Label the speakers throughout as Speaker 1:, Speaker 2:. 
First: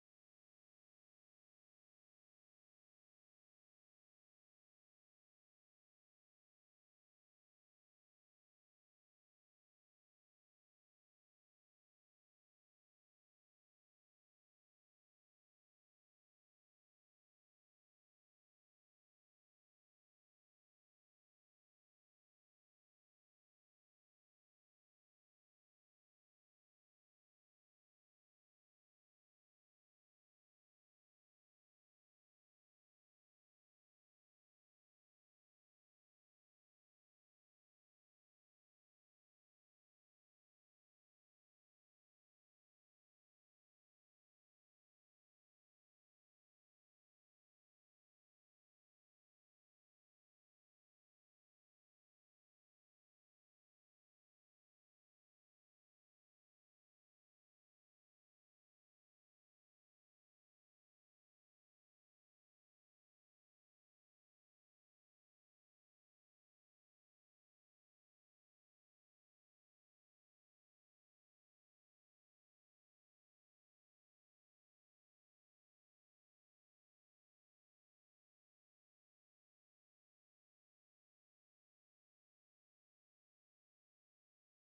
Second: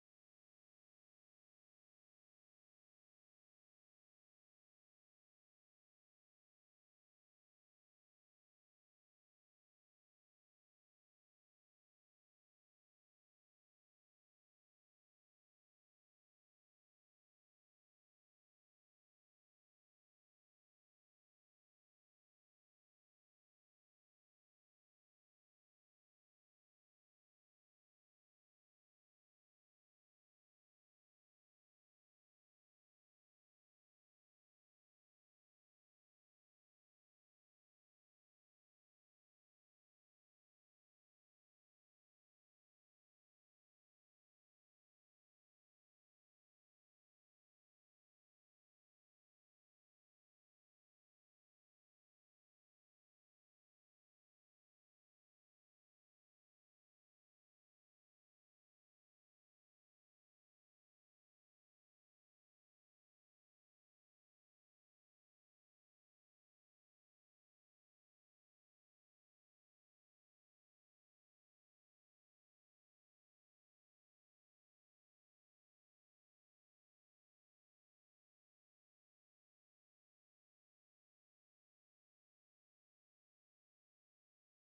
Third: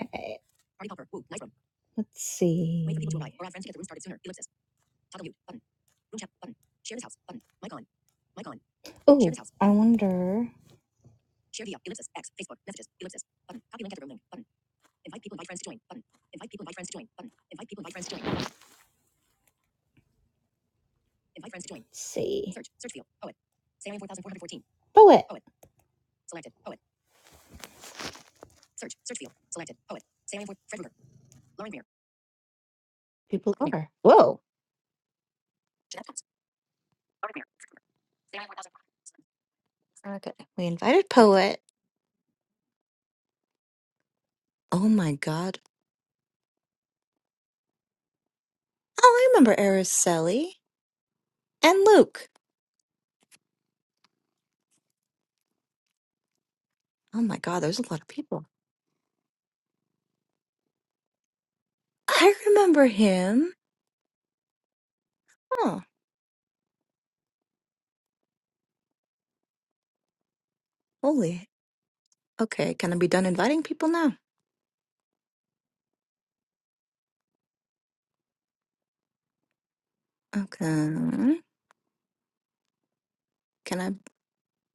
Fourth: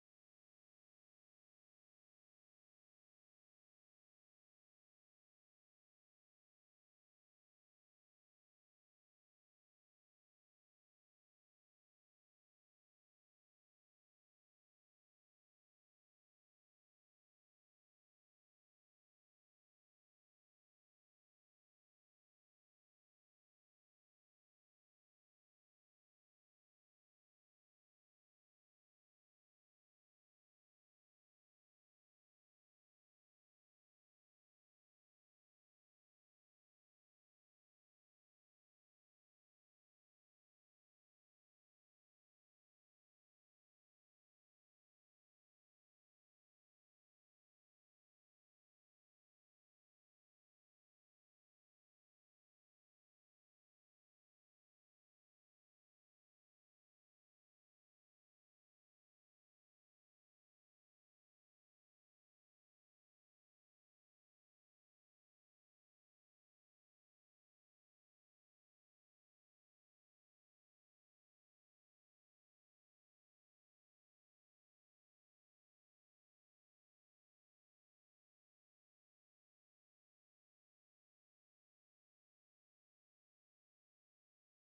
Speaker 1: Okay, let's see. Oh, I wonder. Let's see. Poet. People are. Whoa. Okay. We invited Poet. Oh my God. Oh, I remember Araceli and Luke. Oh my God, there's a lot of people. I remember him. Oh, holy. Okay, can I be done inviting people now? Okay. Can I?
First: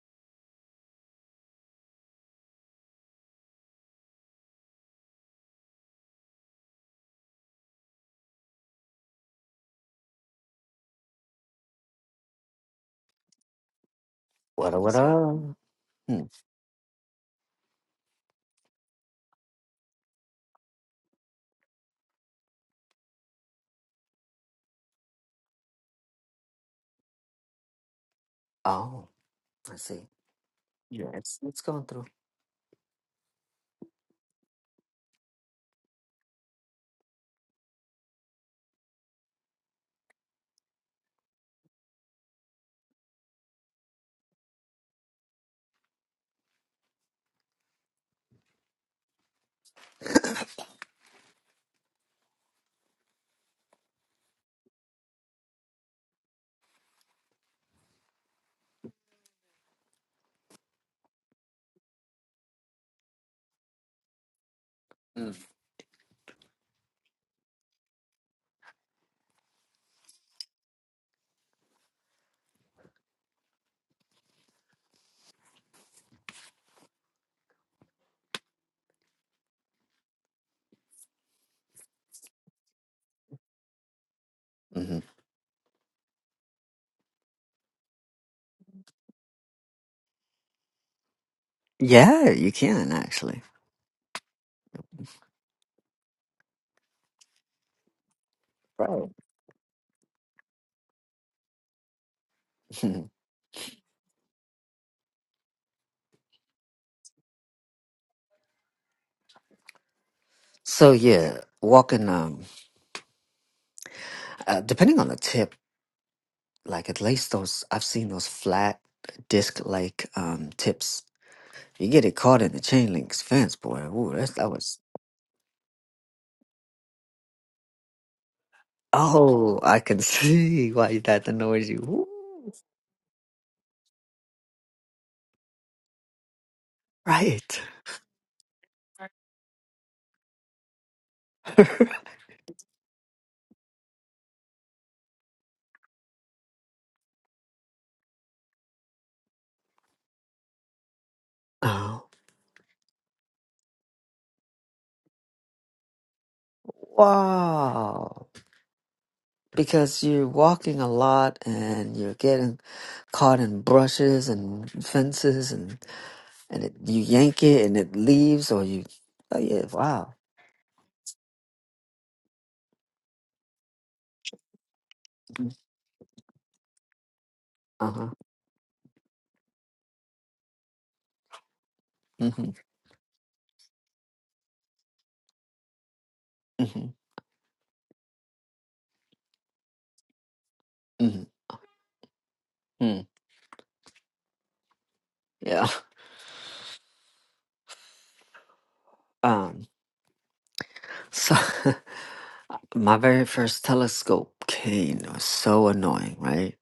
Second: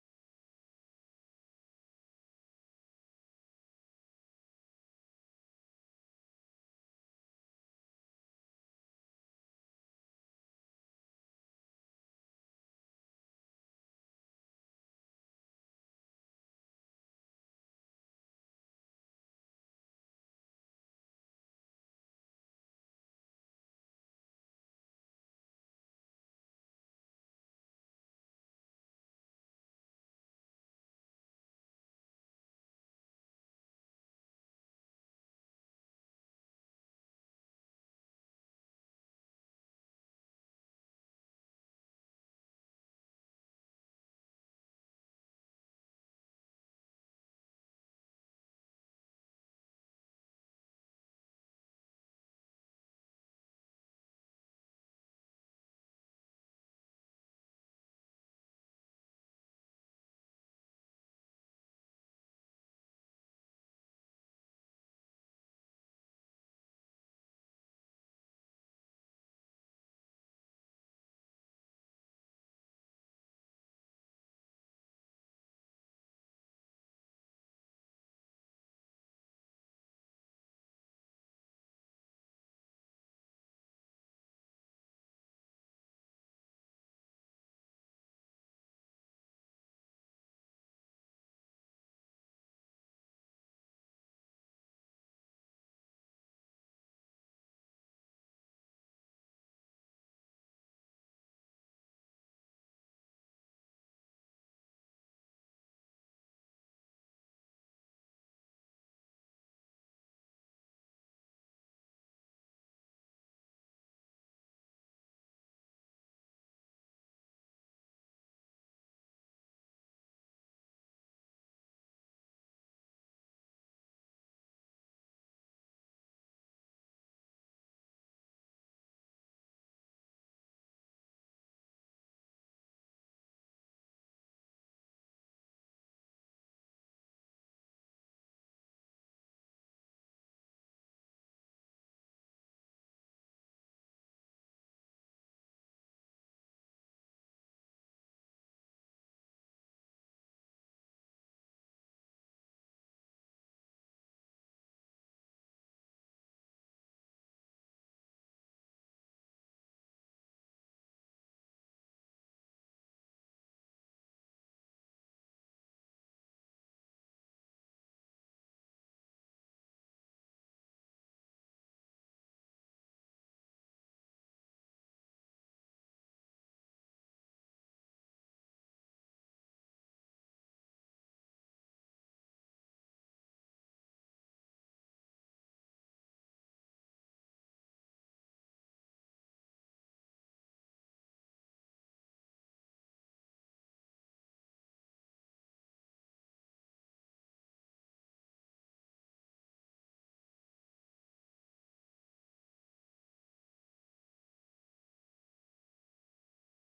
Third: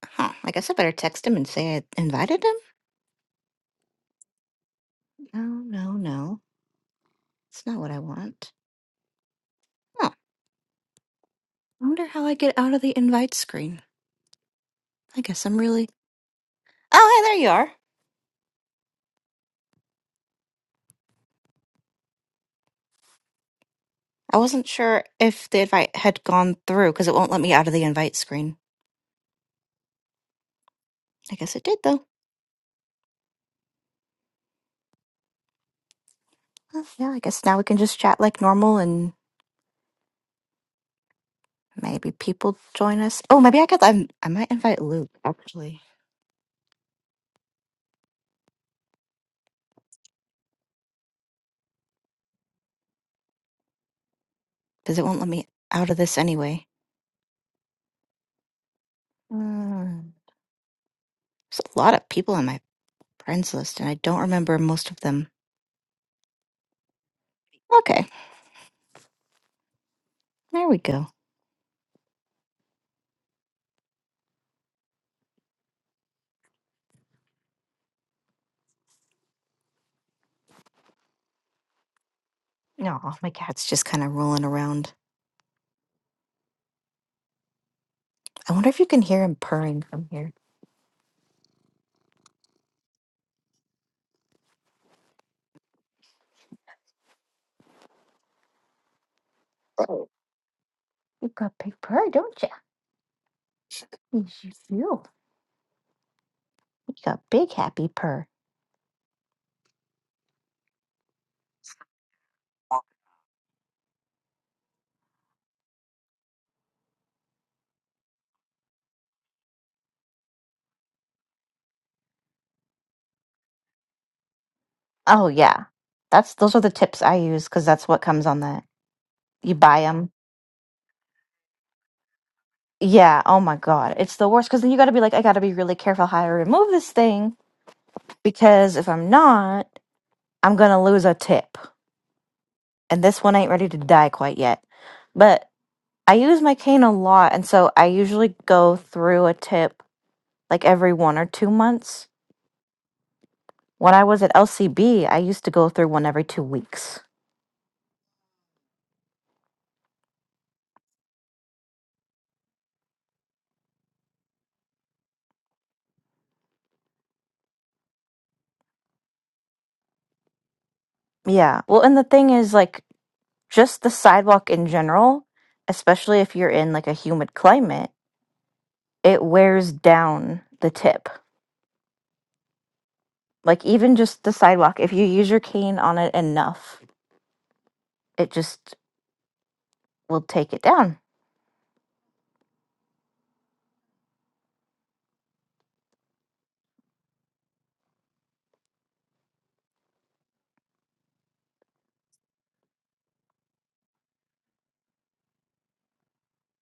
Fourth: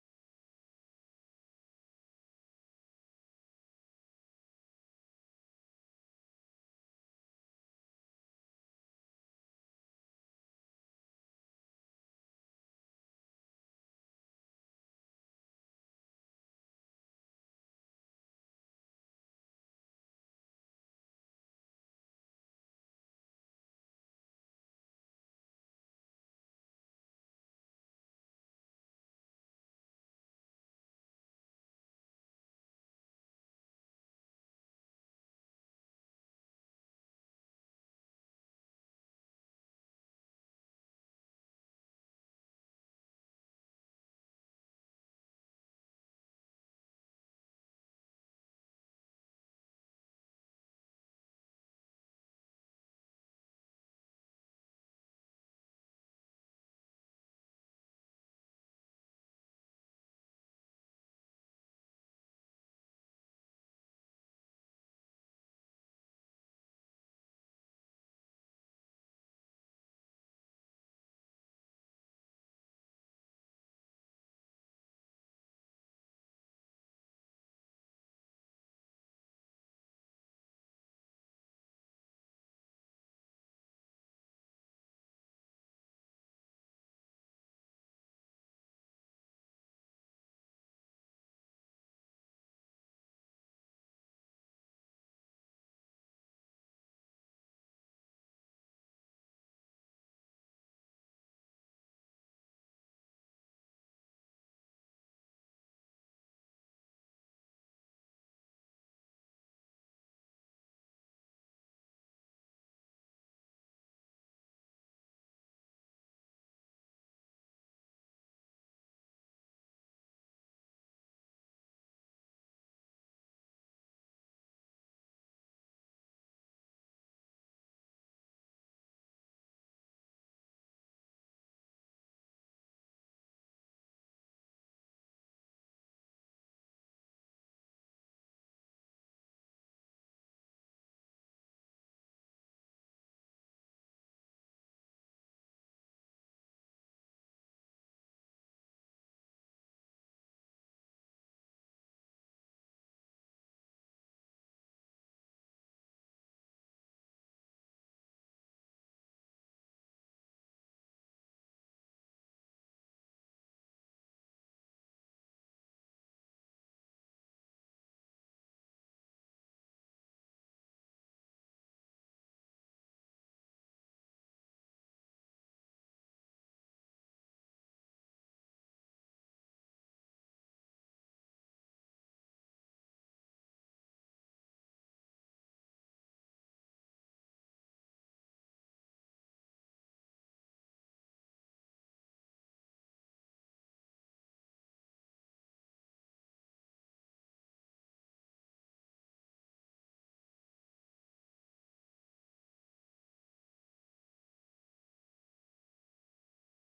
Speaker 1: Huh. I guess I better text him and say I invited him? No, no, no. It's not what I want. Huh. I wonder how I get out of the invite screen.
Speaker 2: What up, what
Speaker 1: I
Speaker 2: up?
Speaker 1: guess I'm really.
Speaker 2: Hmm.
Speaker 1: Oh, hey, there you are. I wasn't sure if the invite had gone through because it won't let me out of the invite screen.
Speaker 2: Oh, I see. Yeah,
Speaker 1: I
Speaker 2: it's
Speaker 1: guess
Speaker 2: it's
Speaker 1: it did
Speaker 2: going
Speaker 1: though.
Speaker 2: through.
Speaker 1: Well, yeah, I guess now we can just chat like normal and maybe people join us. Oh, maybe I could. i I might invite Luke actually because it won't let me out of this anyway. Mm. There's a lot of people on my friends list and I don't remember most of them.
Speaker 2: Mm.
Speaker 1: Okay, there we go. No, my cat's just kind of rolling around.
Speaker 2: hmm
Speaker 1: I wonder if you can hear him purring from here.
Speaker 2: Yeah, you can actually. Right.
Speaker 1: You got big purr, don't you?
Speaker 2: Mhm.
Speaker 1: Yes, you do. You got big happy purr.
Speaker 2: so yeah, walking. Um, uh, depending on the tip, like at least those I've seen those flat disc-like um tips. You get it caught in the chain link's fence, boy. Ooh, that's, that was.
Speaker 1: Oh yeah. That's those are the tips I use because that's what comes on that. You
Speaker 2: Oh, I
Speaker 1: buy
Speaker 2: can
Speaker 1: them.
Speaker 2: see why that annoys You Ooh,
Speaker 1: Yeah. Oh my God. It's the worst because then you got to be like, I got to be really careful how I remove this thing
Speaker 2: right.
Speaker 1: because if I'm not, I'm going to lose a tip. And this one ain't ready to die quite yet. But I use my cane a lot. And so I usually go through a tip like every one or two
Speaker 2: oh,
Speaker 1: months. When I was at LCB, I used to go through one every two weeks.
Speaker 2: wow. because you're walking a lot and you're getting caught in brushes and fences and and it, you yank it and it leaves or you oh yeah wow
Speaker 1: Yeah. Well, and the thing is, like, just the sidewalk in general, especially if you're in like a humid climate,
Speaker 2: uh-huh
Speaker 1: it wears down the tip.
Speaker 2: hmm
Speaker 1: Like, even just the sidewalk, if you use your cane on it enough,
Speaker 2: hmm
Speaker 1: it just will take it down.
Speaker 2: hmm hmm yeah um so my very first telescope cane was so annoying right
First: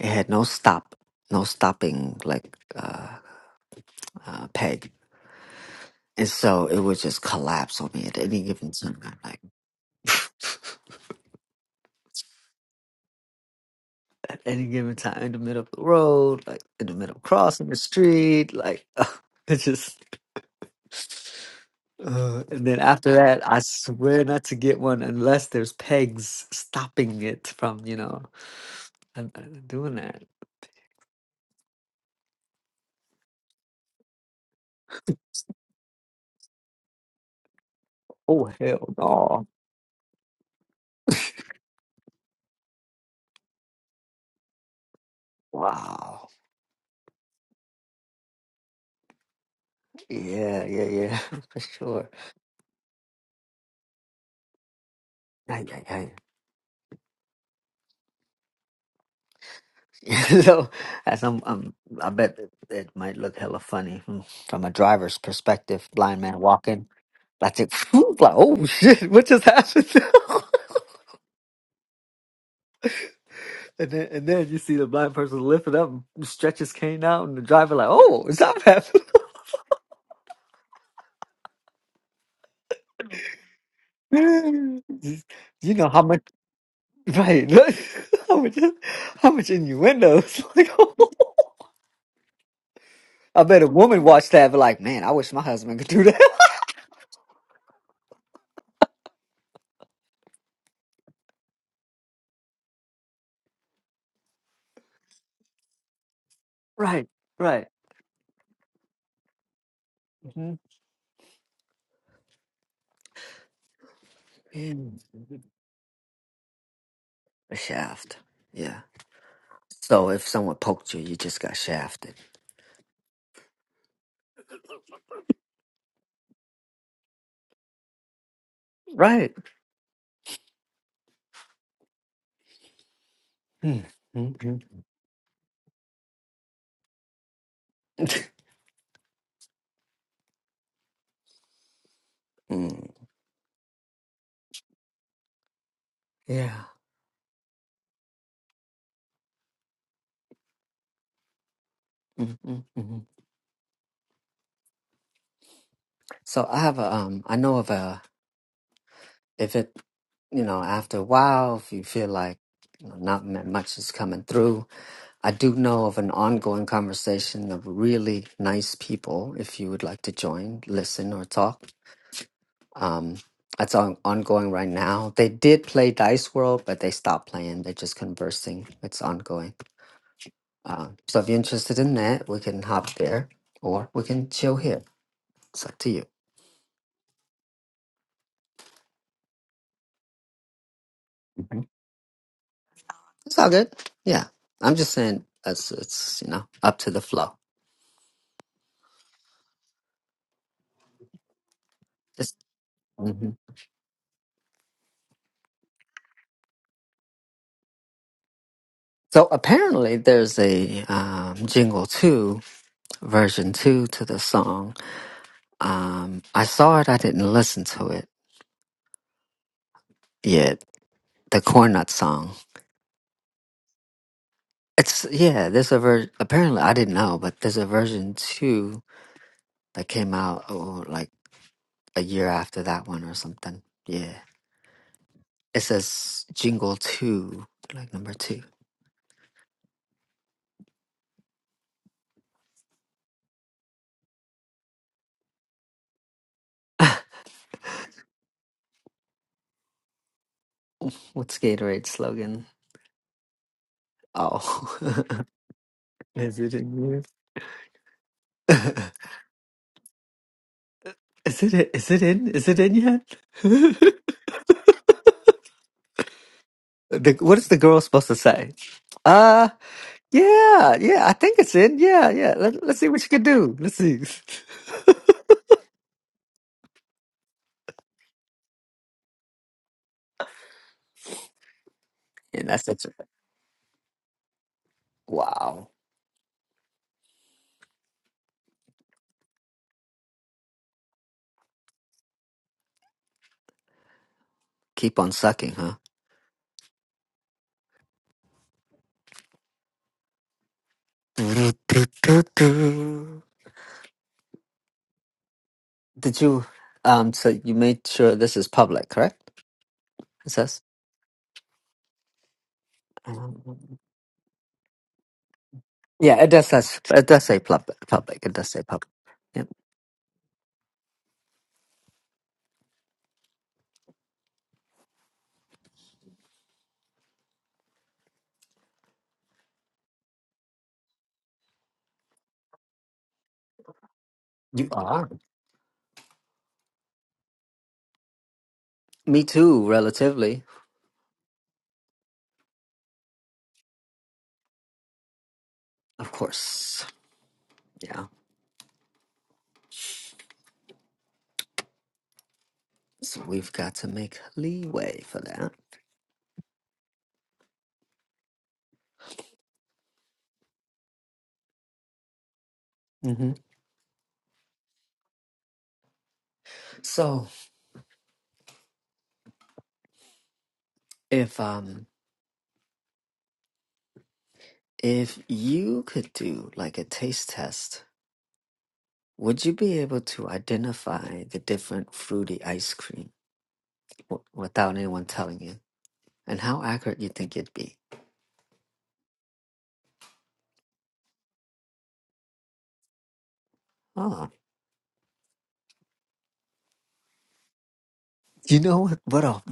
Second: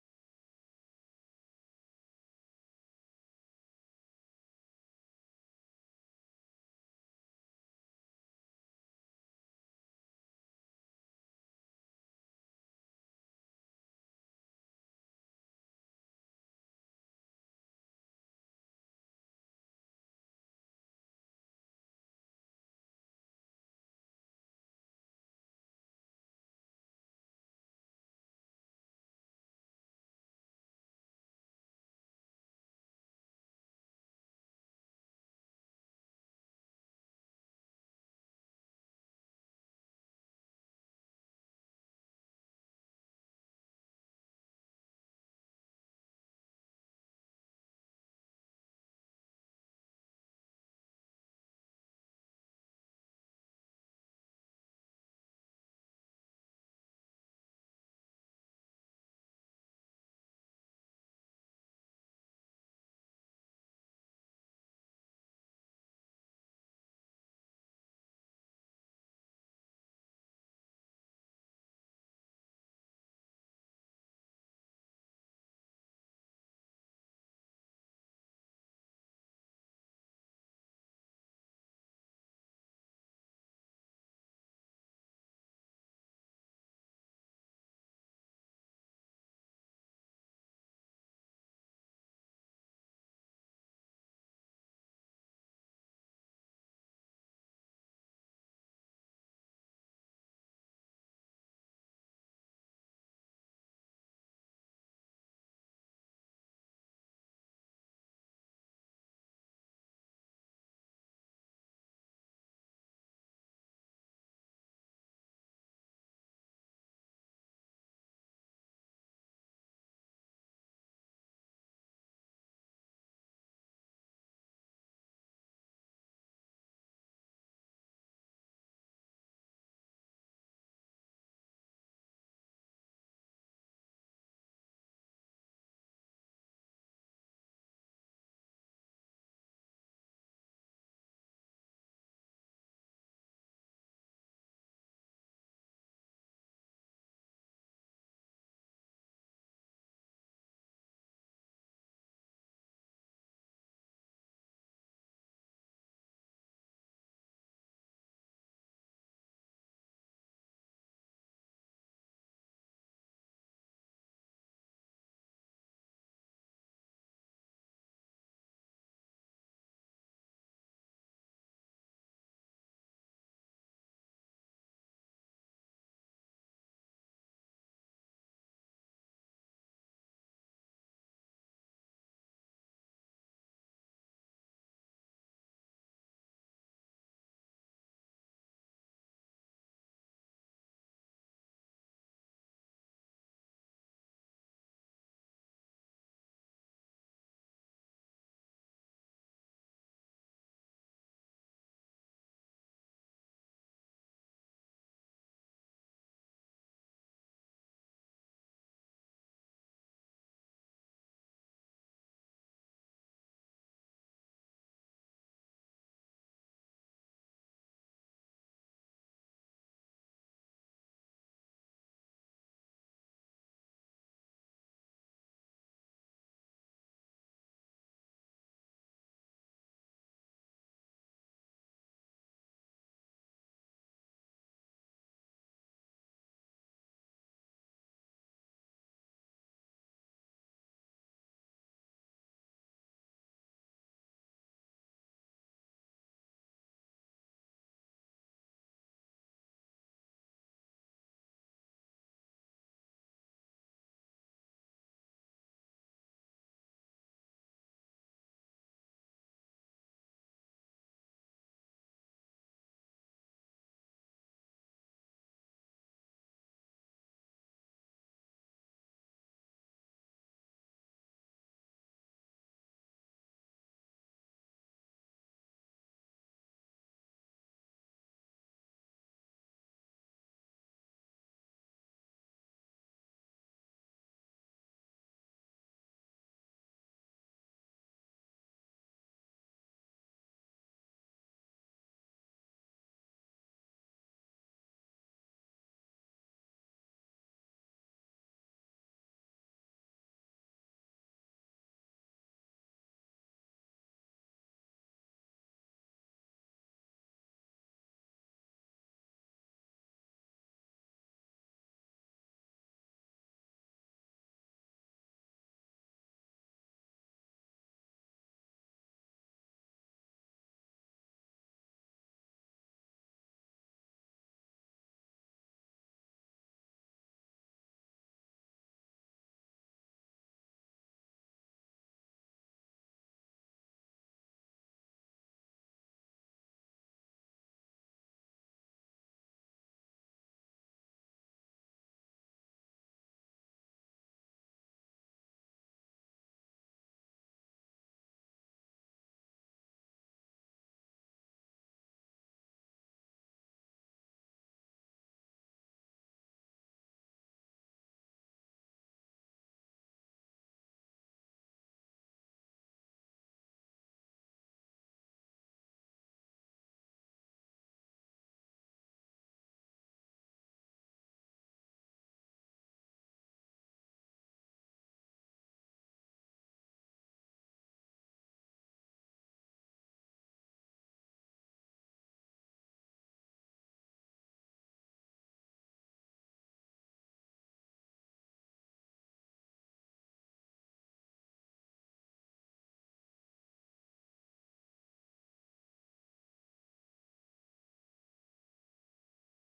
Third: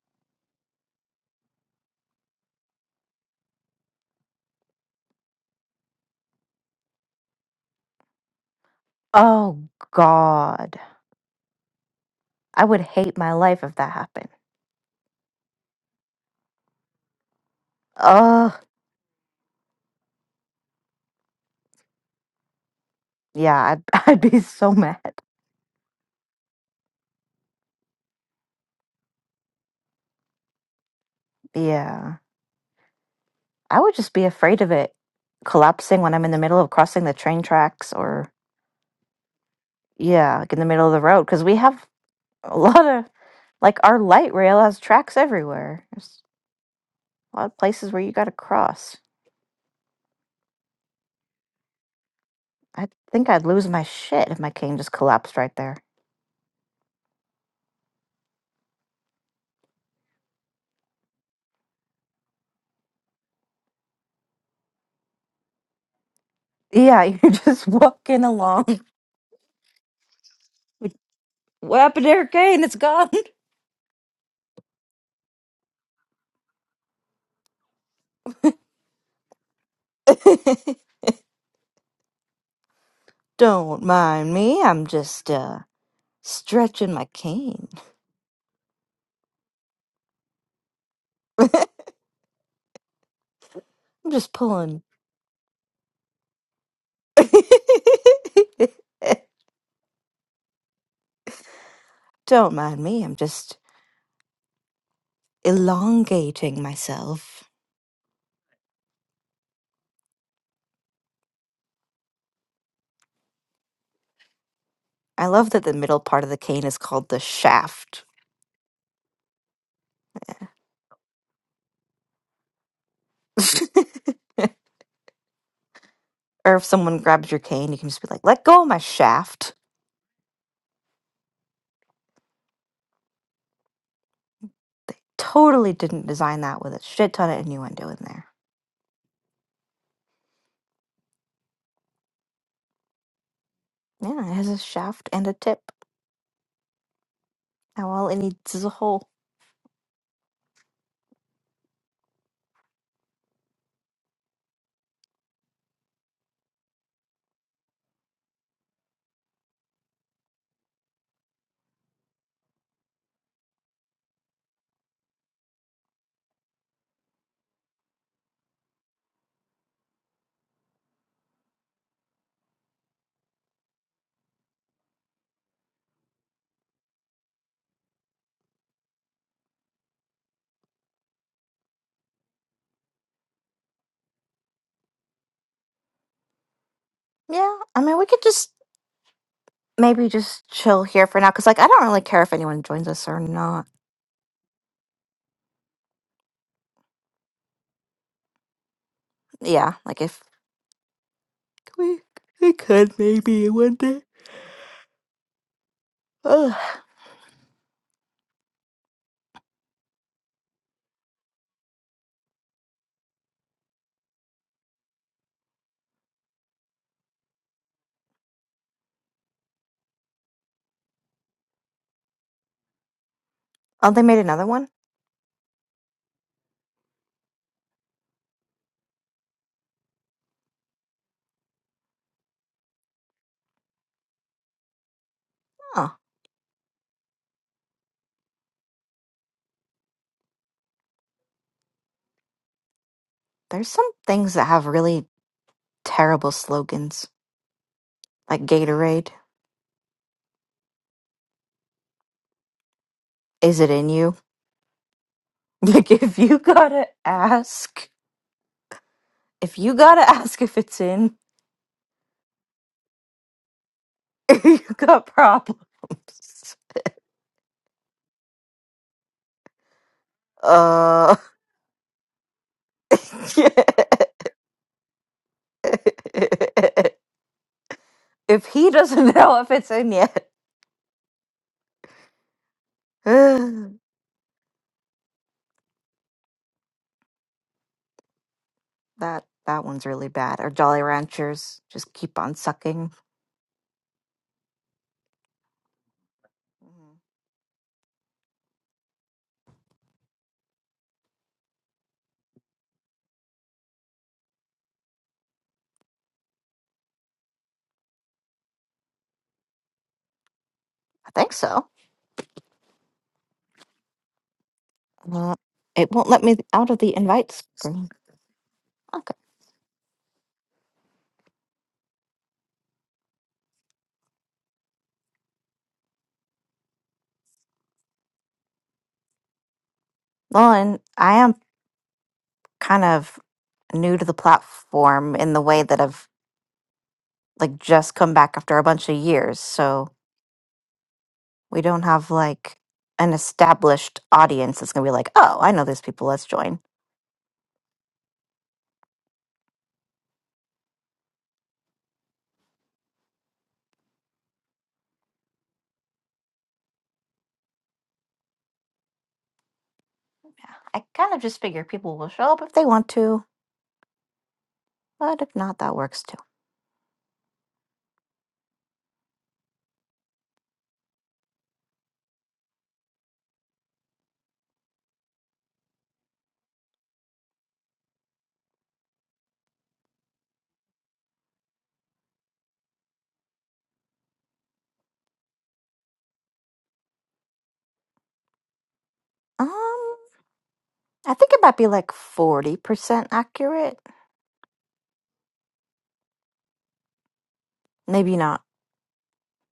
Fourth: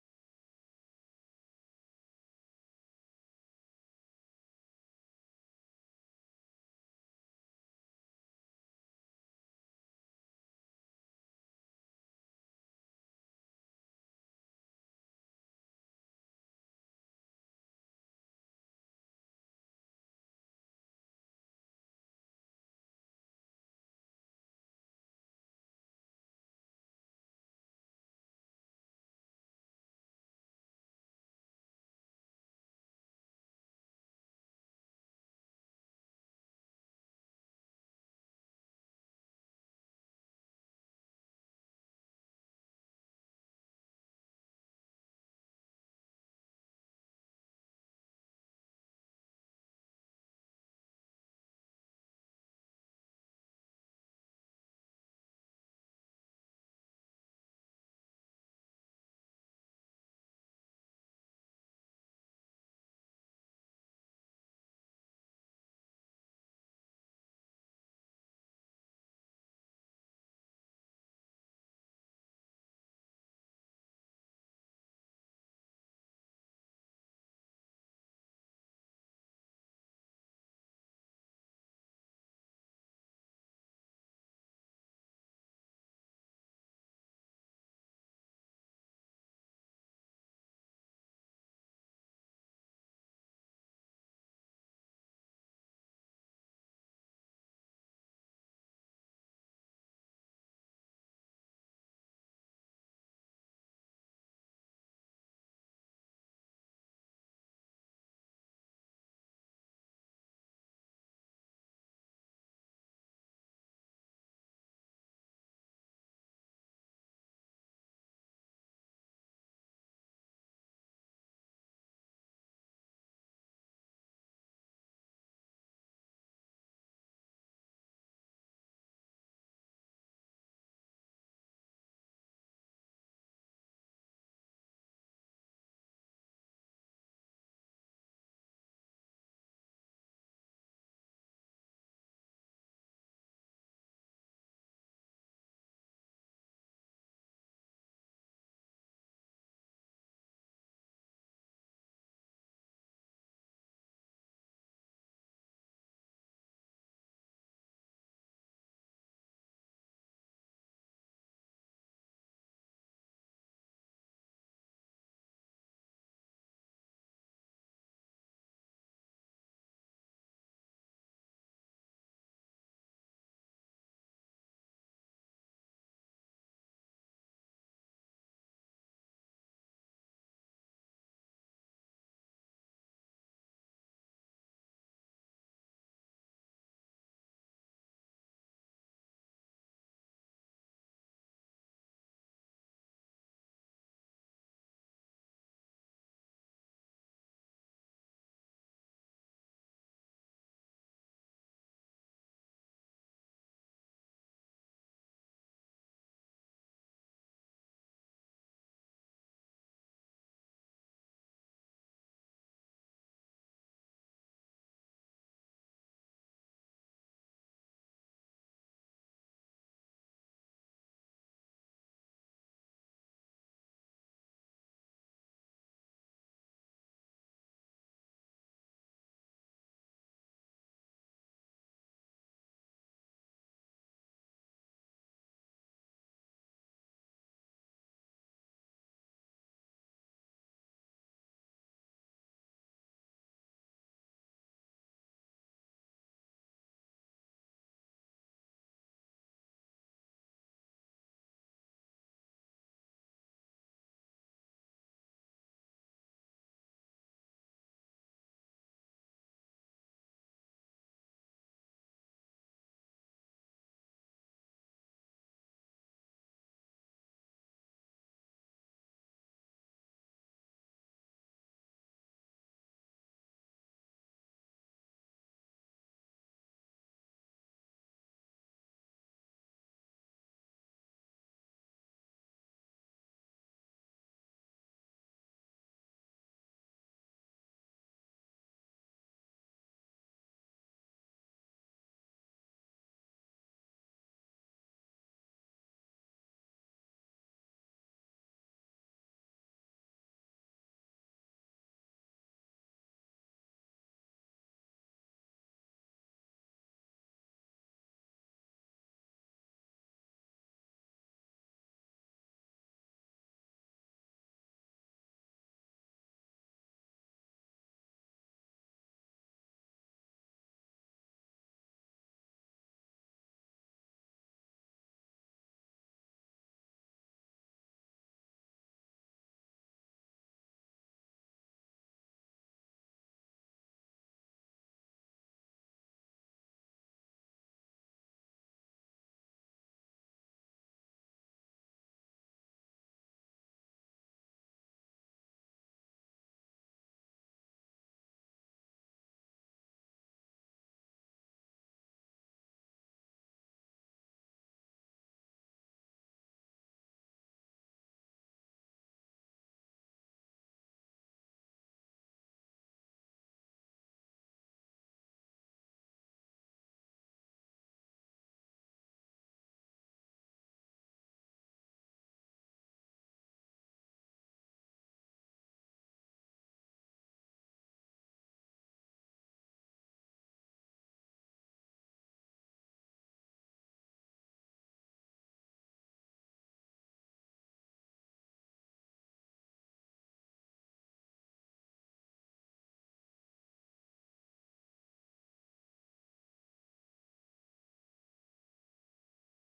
Speaker 2: it had no stop no stopping like uh, uh peg and so it would just collapse on me at any given time
Speaker 1: Oh god. I would hate my life if that happened.
Speaker 2: any given time in the middle of the road, like in the middle of crossing the
Speaker 1: Ugh.
Speaker 2: street, like it's just. Uh, and then after that,
Speaker 1: Yeah,
Speaker 2: I
Speaker 1: I'd, I'd
Speaker 2: swear
Speaker 1: be
Speaker 2: not to
Speaker 1: so
Speaker 2: get
Speaker 1: mad.
Speaker 2: one unless there's pegs stopping it from you know I'm, I'm doing that.
Speaker 1: Yeah. I would just be afraid of it collapsing when I'm in the middle of crossing the train tracks or,
Speaker 2: Oh hell no!
Speaker 1: yeah, like in the middle of the road. Because we have a lot of, like, our light rail has tracks everywhere. There's
Speaker 2: Wow.
Speaker 1: a lot of places where you got to cross.
Speaker 2: Yeah, yeah, yeah, for sure.
Speaker 1: I think I'd lose my shit if my cane just collapsed right
Speaker 2: Ay,
Speaker 1: there.
Speaker 2: ay, ay. so, as I'm, I'm, I bet it it might look hella funny from from a driver's perspective. Blind man walking,
Speaker 1: Yeah, you're
Speaker 2: that's
Speaker 1: just
Speaker 2: it.
Speaker 1: walking
Speaker 2: Like, oh
Speaker 1: along.
Speaker 2: shit, what just happened?
Speaker 1: Like, What happened to your cane? It's gone.
Speaker 2: And then, and then you see the blind person lift it up, and stretch his cane out, and the driver like, "Oh, is that happening?"
Speaker 1: Don't mind me. I'm
Speaker 2: you
Speaker 1: just uh
Speaker 2: you know how much,
Speaker 1: stretching my
Speaker 2: right?
Speaker 1: cane.
Speaker 2: how much, how much innuendos? like, I bet a woman
Speaker 1: I'm
Speaker 2: watched
Speaker 1: just
Speaker 2: that, and be like,
Speaker 1: pulling.
Speaker 2: "Man, I wish my husband could do that."
Speaker 1: Don't mind me. I'm just elongating
Speaker 2: right,
Speaker 1: myself.
Speaker 2: right. hmm
Speaker 1: I love that the middle part of the cane is called the
Speaker 2: A
Speaker 1: shaft.
Speaker 2: shaft. Yeah. So if someone poked you, you just got shafted.
Speaker 1: or if someone grabs your cane, you can just be like, "Let go of my
Speaker 2: Right.
Speaker 1: shaft."
Speaker 2: Mm-hmm. Mm. mm,
Speaker 1: Totally didn't design that with a shit ton of innuendo in there.
Speaker 2: mm.
Speaker 1: Yeah, it has a shaft and a tip.
Speaker 2: Yeah.
Speaker 1: Now all it needs is a hole.
Speaker 2: Mm, mm, mm. So I have a um I know of a if it, you know, after a while, if you feel like you know, not m- much is coming through, I do know of an ongoing conversation of really nice people. If you would like to join, listen, or talk, um, that's on, ongoing right now. They did play Dice World, but they stopped playing. They're just conversing. It's ongoing. Uh, so if you're interested in that, we can hop there or we can chill here. It's up to you.
Speaker 1: Yeah, I mean, we could just maybe just chill here for now because like i
Speaker 2: Mhm.
Speaker 1: don't really care if anyone joins us or
Speaker 2: It's all
Speaker 1: not
Speaker 2: good. Yeah. I'm just saying it's, it's you know, up to the flow.
Speaker 1: yeah like if we we could
Speaker 2: hmm
Speaker 1: maybe one day Ugh.
Speaker 2: So apparently, there's a um, jingle two version two to the song. Um, I saw it. I didn't listen to it yet. The corn nut song.
Speaker 1: oh they made another one.
Speaker 2: It's yeah. There's a version. Apparently, I didn't know, but there's a version two that came out oh, like a year after that one or something. Yeah. It
Speaker 1: Oh,
Speaker 2: says jingle two, like number two.
Speaker 1: there's some things that have really terrible slogans like gatorade
Speaker 2: What's Gatorade's slogan?
Speaker 1: is it in you
Speaker 2: Oh,
Speaker 1: like if you
Speaker 2: is it
Speaker 1: gotta
Speaker 2: in
Speaker 1: ask
Speaker 2: you?
Speaker 1: if you gotta ask if it's in
Speaker 2: Is it? Is it in? Is it in yet?
Speaker 1: you got problems
Speaker 2: the, what is the girl supposed to say? Uh, yeah, yeah. I
Speaker 1: uh
Speaker 2: think it's in. Yeah, yeah. Let, let's see what you can
Speaker 1: yeah.
Speaker 2: do. Let's see.
Speaker 1: if he doesn't know if it's in yet
Speaker 2: And that's it. Wow.
Speaker 1: That that one's really bad. Or Jolly Ranchers just keep on sucking.
Speaker 2: Keep on sucking, huh?
Speaker 1: Mhm.
Speaker 2: Do-do-do-do. Did you? Um. So you made sure this is public, correct? It says.
Speaker 1: I think so.
Speaker 2: Um,
Speaker 1: Well, it won't
Speaker 2: yeah,
Speaker 1: let
Speaker 2: it
Speaker 1: me
Speaker 2: does.
Speaker 1: out of
Speaker 2: Says,
Speaker 1: the
Speaker 2: it does
Speaker 1: invite
Speaker 2: say public.
Speaker 1: screen.
Speaker 2: Public. It does say public.
Speaker 1: Okay.
Speaker 2: Yep.
Speaker 1: Well, and I am kind of new to the
Speaker 2: You are.
Speaker 1: platform in the way that I've like just come back after a bunch of
Speaker 2: Me
Speaker 1: years,
Speaker 2: too.
Speaker 1: so
Speaker 2: Relatively,
Speaker 1: we don't have like an established audience that's gonna be like, oh, I know these people,
Speaker 2: of
Speaker 1: let's join.
Speaker 2: course. Yeah. So we've got to make leeway for that.
Speaker 1: Yeah. I kind of just figure people will show up if they want to,
Speaker 2: hmm
Speaker 1: but if not, that works too.
Speaker 2: So if um if you could do like a taste test, would you be able to identify the different fruity ice cream w- without anyone telling you? And how accurate you think it'd be?
Speaker 1: Um, I think it might be like 40% accurate.
Speaker 2: Oh,
Speaker 1: Maybe not.
Speaker 2: you know what? What'll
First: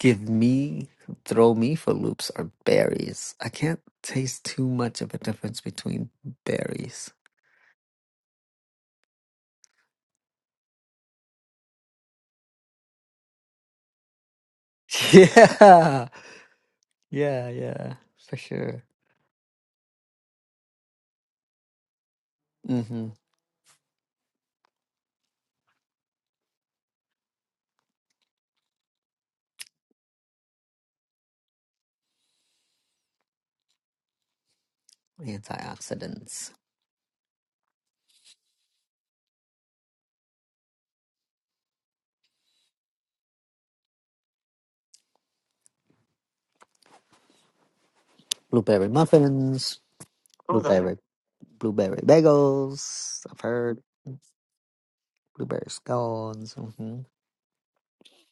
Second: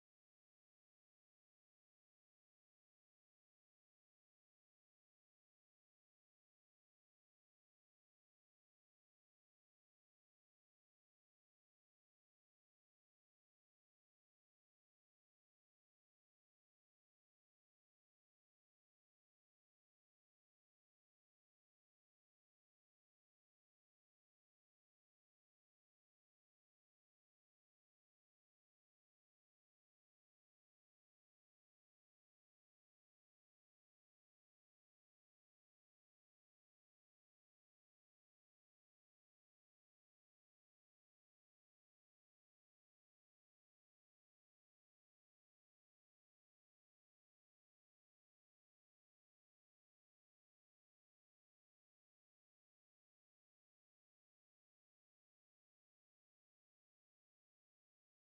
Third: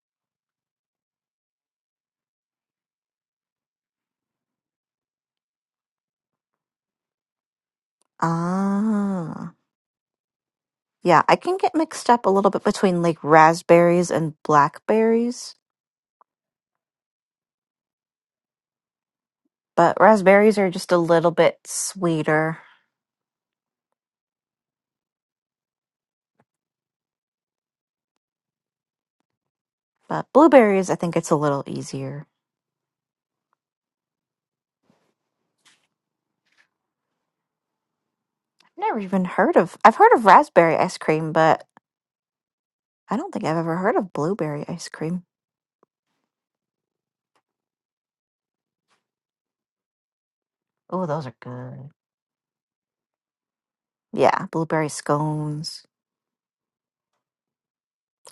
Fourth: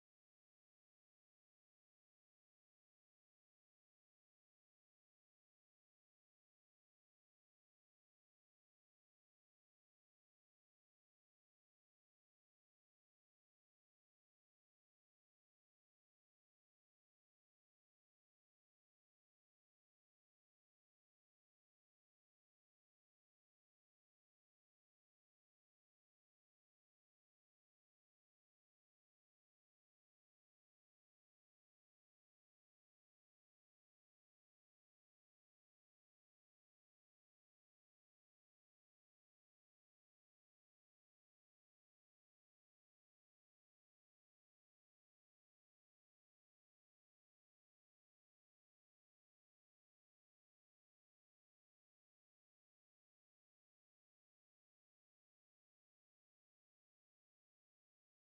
Speaker 2: give me throw me for loops are berries. I can't taste too much of a difference between berries.
Speaker 1: Ah. Yeah, I can get mixed up a little bit between like raspberries and blackberries,
Speaker 2: Yeah, yeah, yeah, for sure.
Speaker 1: but raspberries are just a little bit sweeter.
Speaker 2: Mm-hmm.
Speaker 1: But blueberries, I think it's a little easier.
Speaker 2: Antioxidants.
Speaker 1: I've never even heard of, I've heard of raspberry ice cream, but I don't think I've ever heard of blueberry ice cream.
Speaker 2: Blueberry muffins. Oh, the Blueberry
Speaker 1: Oh, those are good.
Speaker 2: blueberry bagels. I've heard
Speaker 1: Yeah, blueberry
Speaker 2: blueberry
Speaker 1: scones.
Speaker 2: scones. hmm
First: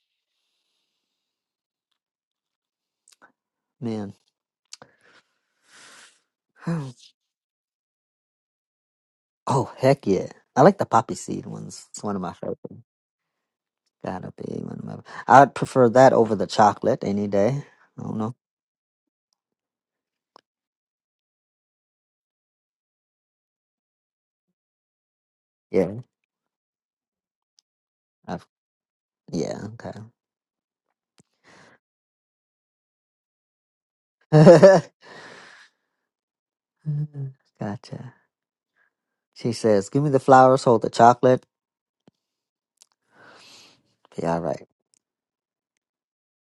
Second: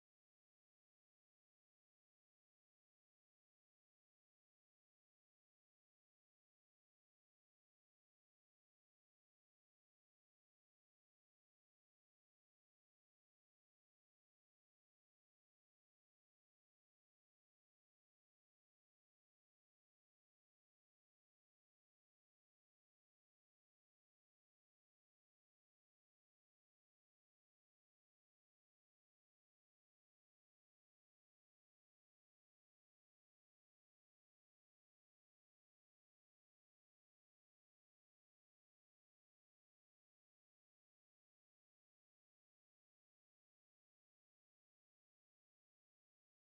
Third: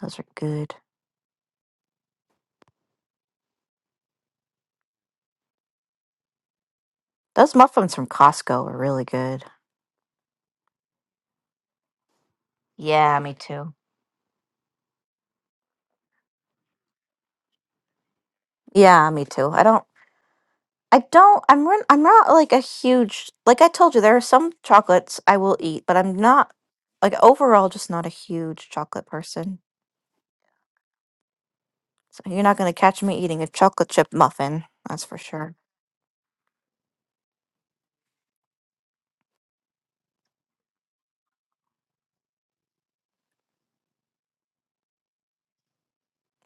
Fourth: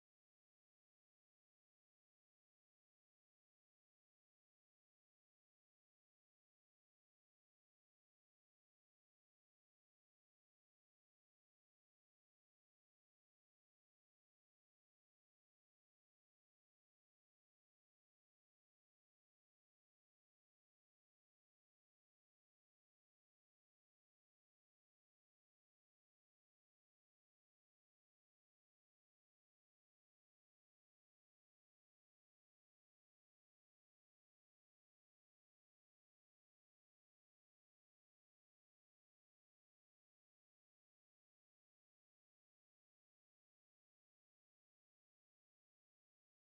Speaker 1: Those are good.
Speaker 2: Man.
Speaker 1: Those muffins from Costco are really good.
Speaker 2: Oh heck yeah! I like the poppy seed ones. It's one of my favorite.
Speaker 1: Yeah, me too.
Speaker 2: Gotta be one of my. I'd prefer that over the chocolate any day. I don't know.
Speaker 1: Yeah, me too. I don't. I don't. I'm. re- I'm not like a huge. Like I told you, there are some chocolates I will eat,
Speaker 2: Yeah.
Speaker 1: but I'm not like overall just not a
Speaker 2: I've,
Speaker 1: huge chocolate person.
Speaker 2: yeah.
Speaker 1: So you're not gonna catch me eating a chocolate chip muffin.
Speaker 2: Okay.
Speaker 1: That's for sure.
Speaker 2: gotcha. She says, "Give me the flowers, hold the chocolate." Be all right.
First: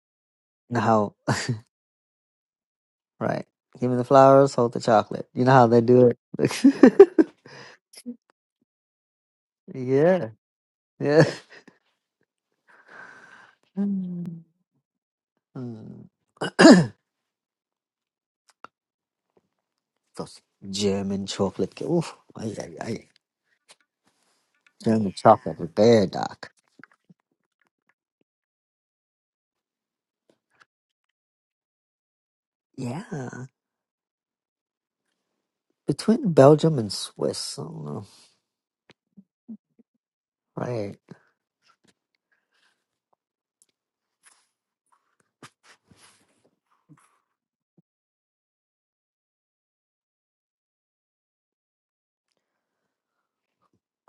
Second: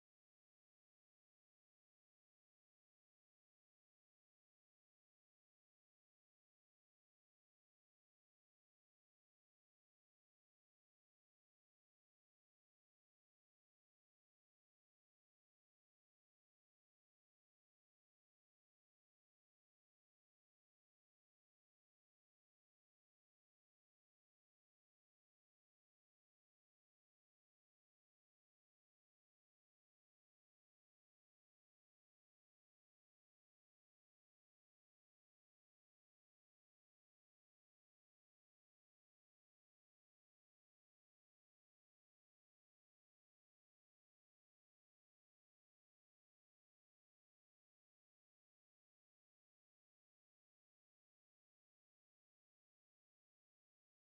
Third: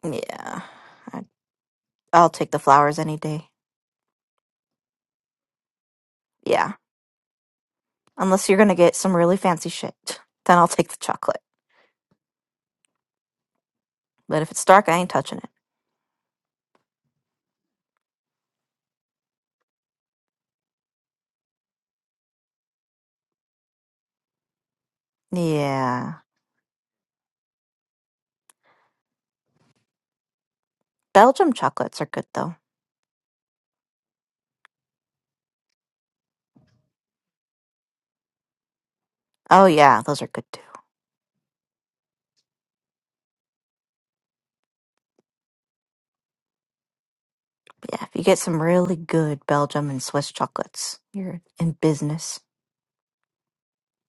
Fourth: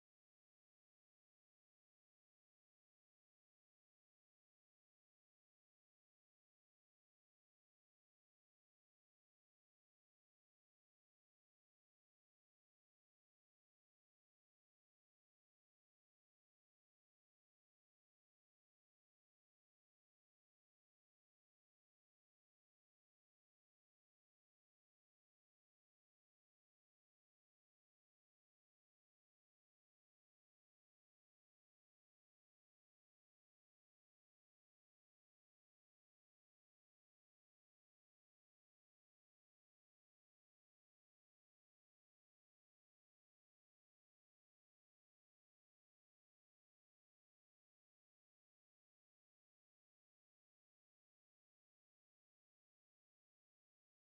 Speaker 1: Yeah,
Speaker 2: now.
Speaker 1: I, I'll take the flowers any
Speaker 2: Right.
Speaker 1: day.
Speaker 2: Give me the flowers, hold the chocolate. You know how they do
Speaker 1: Yeah,
Speaker 2: it.
Speaker 1: unless you're gonna get some really fancy shit,
Speaker 2: yeah.
Speaker 1: then I'll take the
Speaker 2: Yeah.
Speaker 1: chocolate.
Speaker 2: Mm.
Speaker 1: But if it's dark, I ain't touching it.
Speaker 2: Mm. Those German chocolate. ca- Oof. Ay, ay, ay. German chocolate with bear
Speaker 1: Yeah,
Speaker 2: doc.
Speaker 1: Belgium chocolates are good though.
Speaker 2: Yeah. Between Belgium and Swiss. I don't know.
Speaker 1: Oh yeah, those are good too.
Speaker 2: Right.
Speaker 1: Yeah, if you get some really good Belgium and Swiss chocolates, you're in business.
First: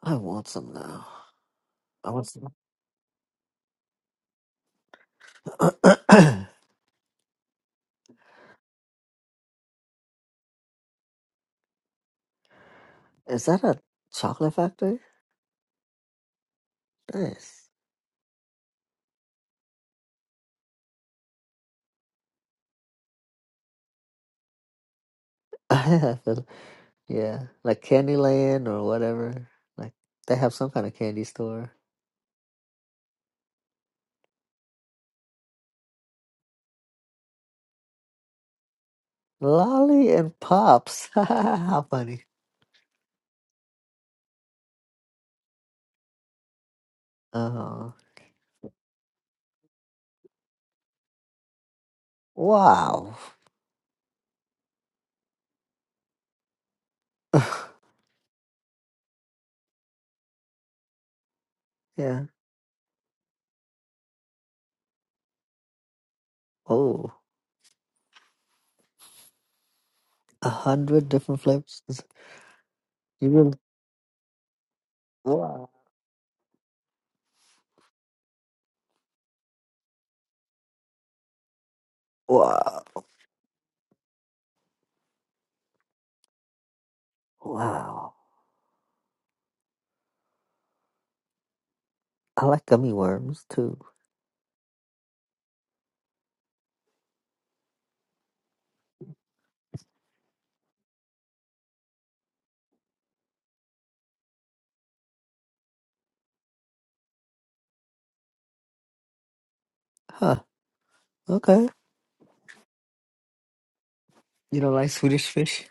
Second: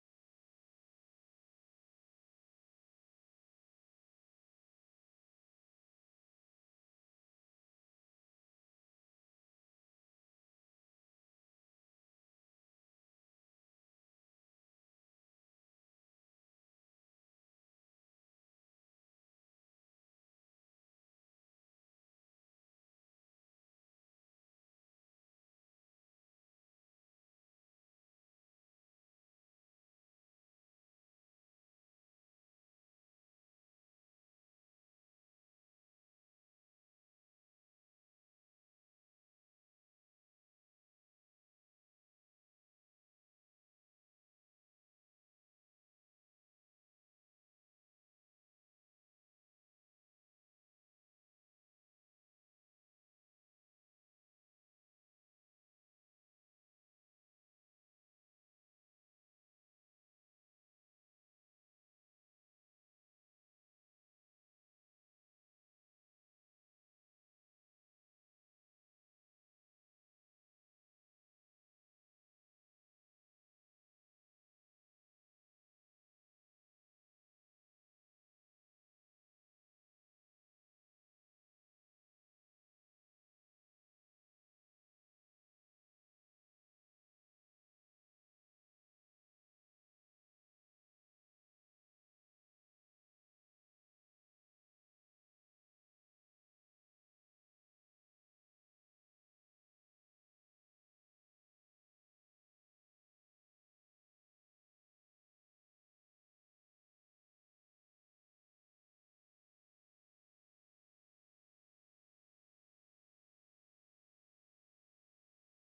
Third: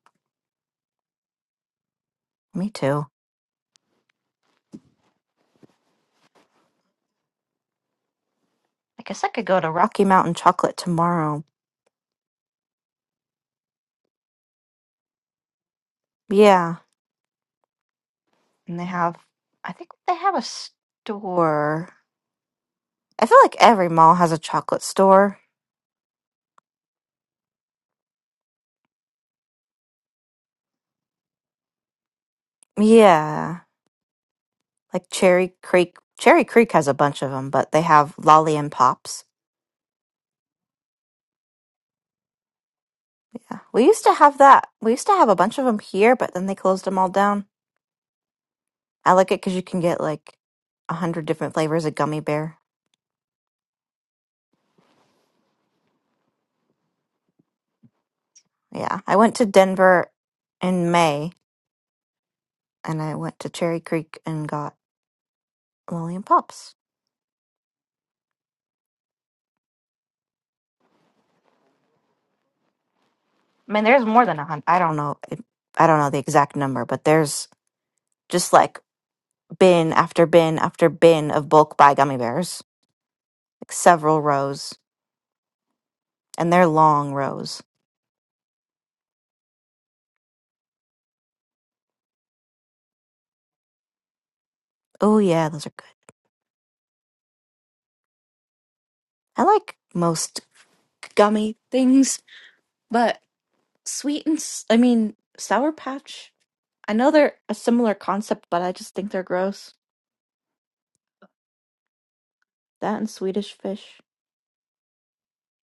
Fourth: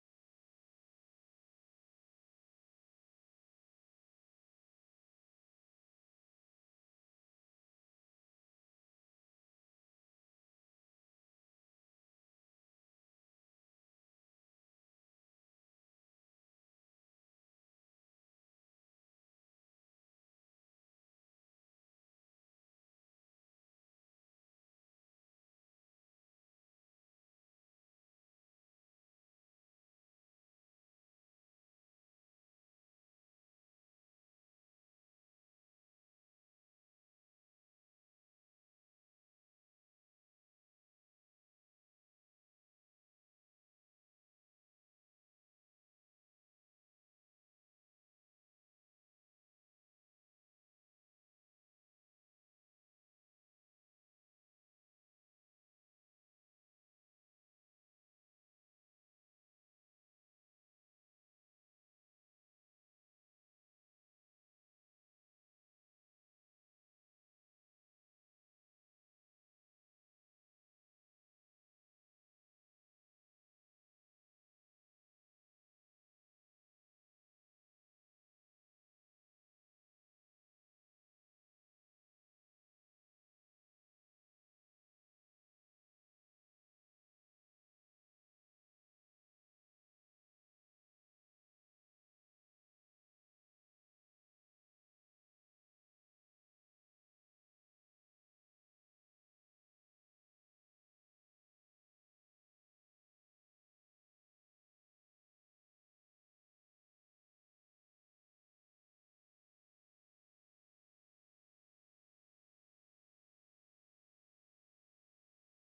Speaker 2: I want some now. I want some.
Speaker 1: Me too. I guess I could go to Rocky Mountain Chocolate tomorrow.
Speaker 2: Is that a chocolate factory?
Speaker 1: Yeah,
Speaker 2: Nice.
Speaker 1: and they have, I think they have a store. I feel like every mall has a chocolate store.
Speaker 2: I feel- yeah. Like Candyland or whatever. Like they have some kind of candy store.
Speaker 1: Yeah, like Cherry Creek. Cherry Creek has a bunch of them, but they have Lolly and Pops.
Speaker 2: Lolly and Pops. How funny.
Speaker 1: Yeah, we used to have that. We used to have a bunch of them here, but then they closed them all down.
Speaker 2: Uh,
Speaker 1: I like it because you can get like a hundred different flavors of gummy bear.
Speaker 2: wow.
Speaker 1: Yeah, I went to Denver in May,
Speaker 2: yeah.
Speaker 1: and I went to Cherry Creek and got Lillian Pops.
Speaker 2: Oh, a hundred different flavors. Is- You really?
Speaker 1: I mean, there's more than a hundred. I don't know. It,
Speaker 2: Wow.
Speaker 1: I don't know the exact number, but there's just like bin after bin after bin of bulk buy gummy bears,
Speaker 2: Wow.
Speaker 1: like several rows, and they're long rows.
Speaker 2: Wow. I like gummy worms too.
Speaker 1: Oh yeah, those are good. I like most gummy things, but sweet and s- I mean Sour Patch. I know they're a similar concept, but I just think they're gross.
Speaker 2: Huh. Okay.
Speaker 1: That and Swedish Fish.
Speaker 2: You don't like Swedish fish?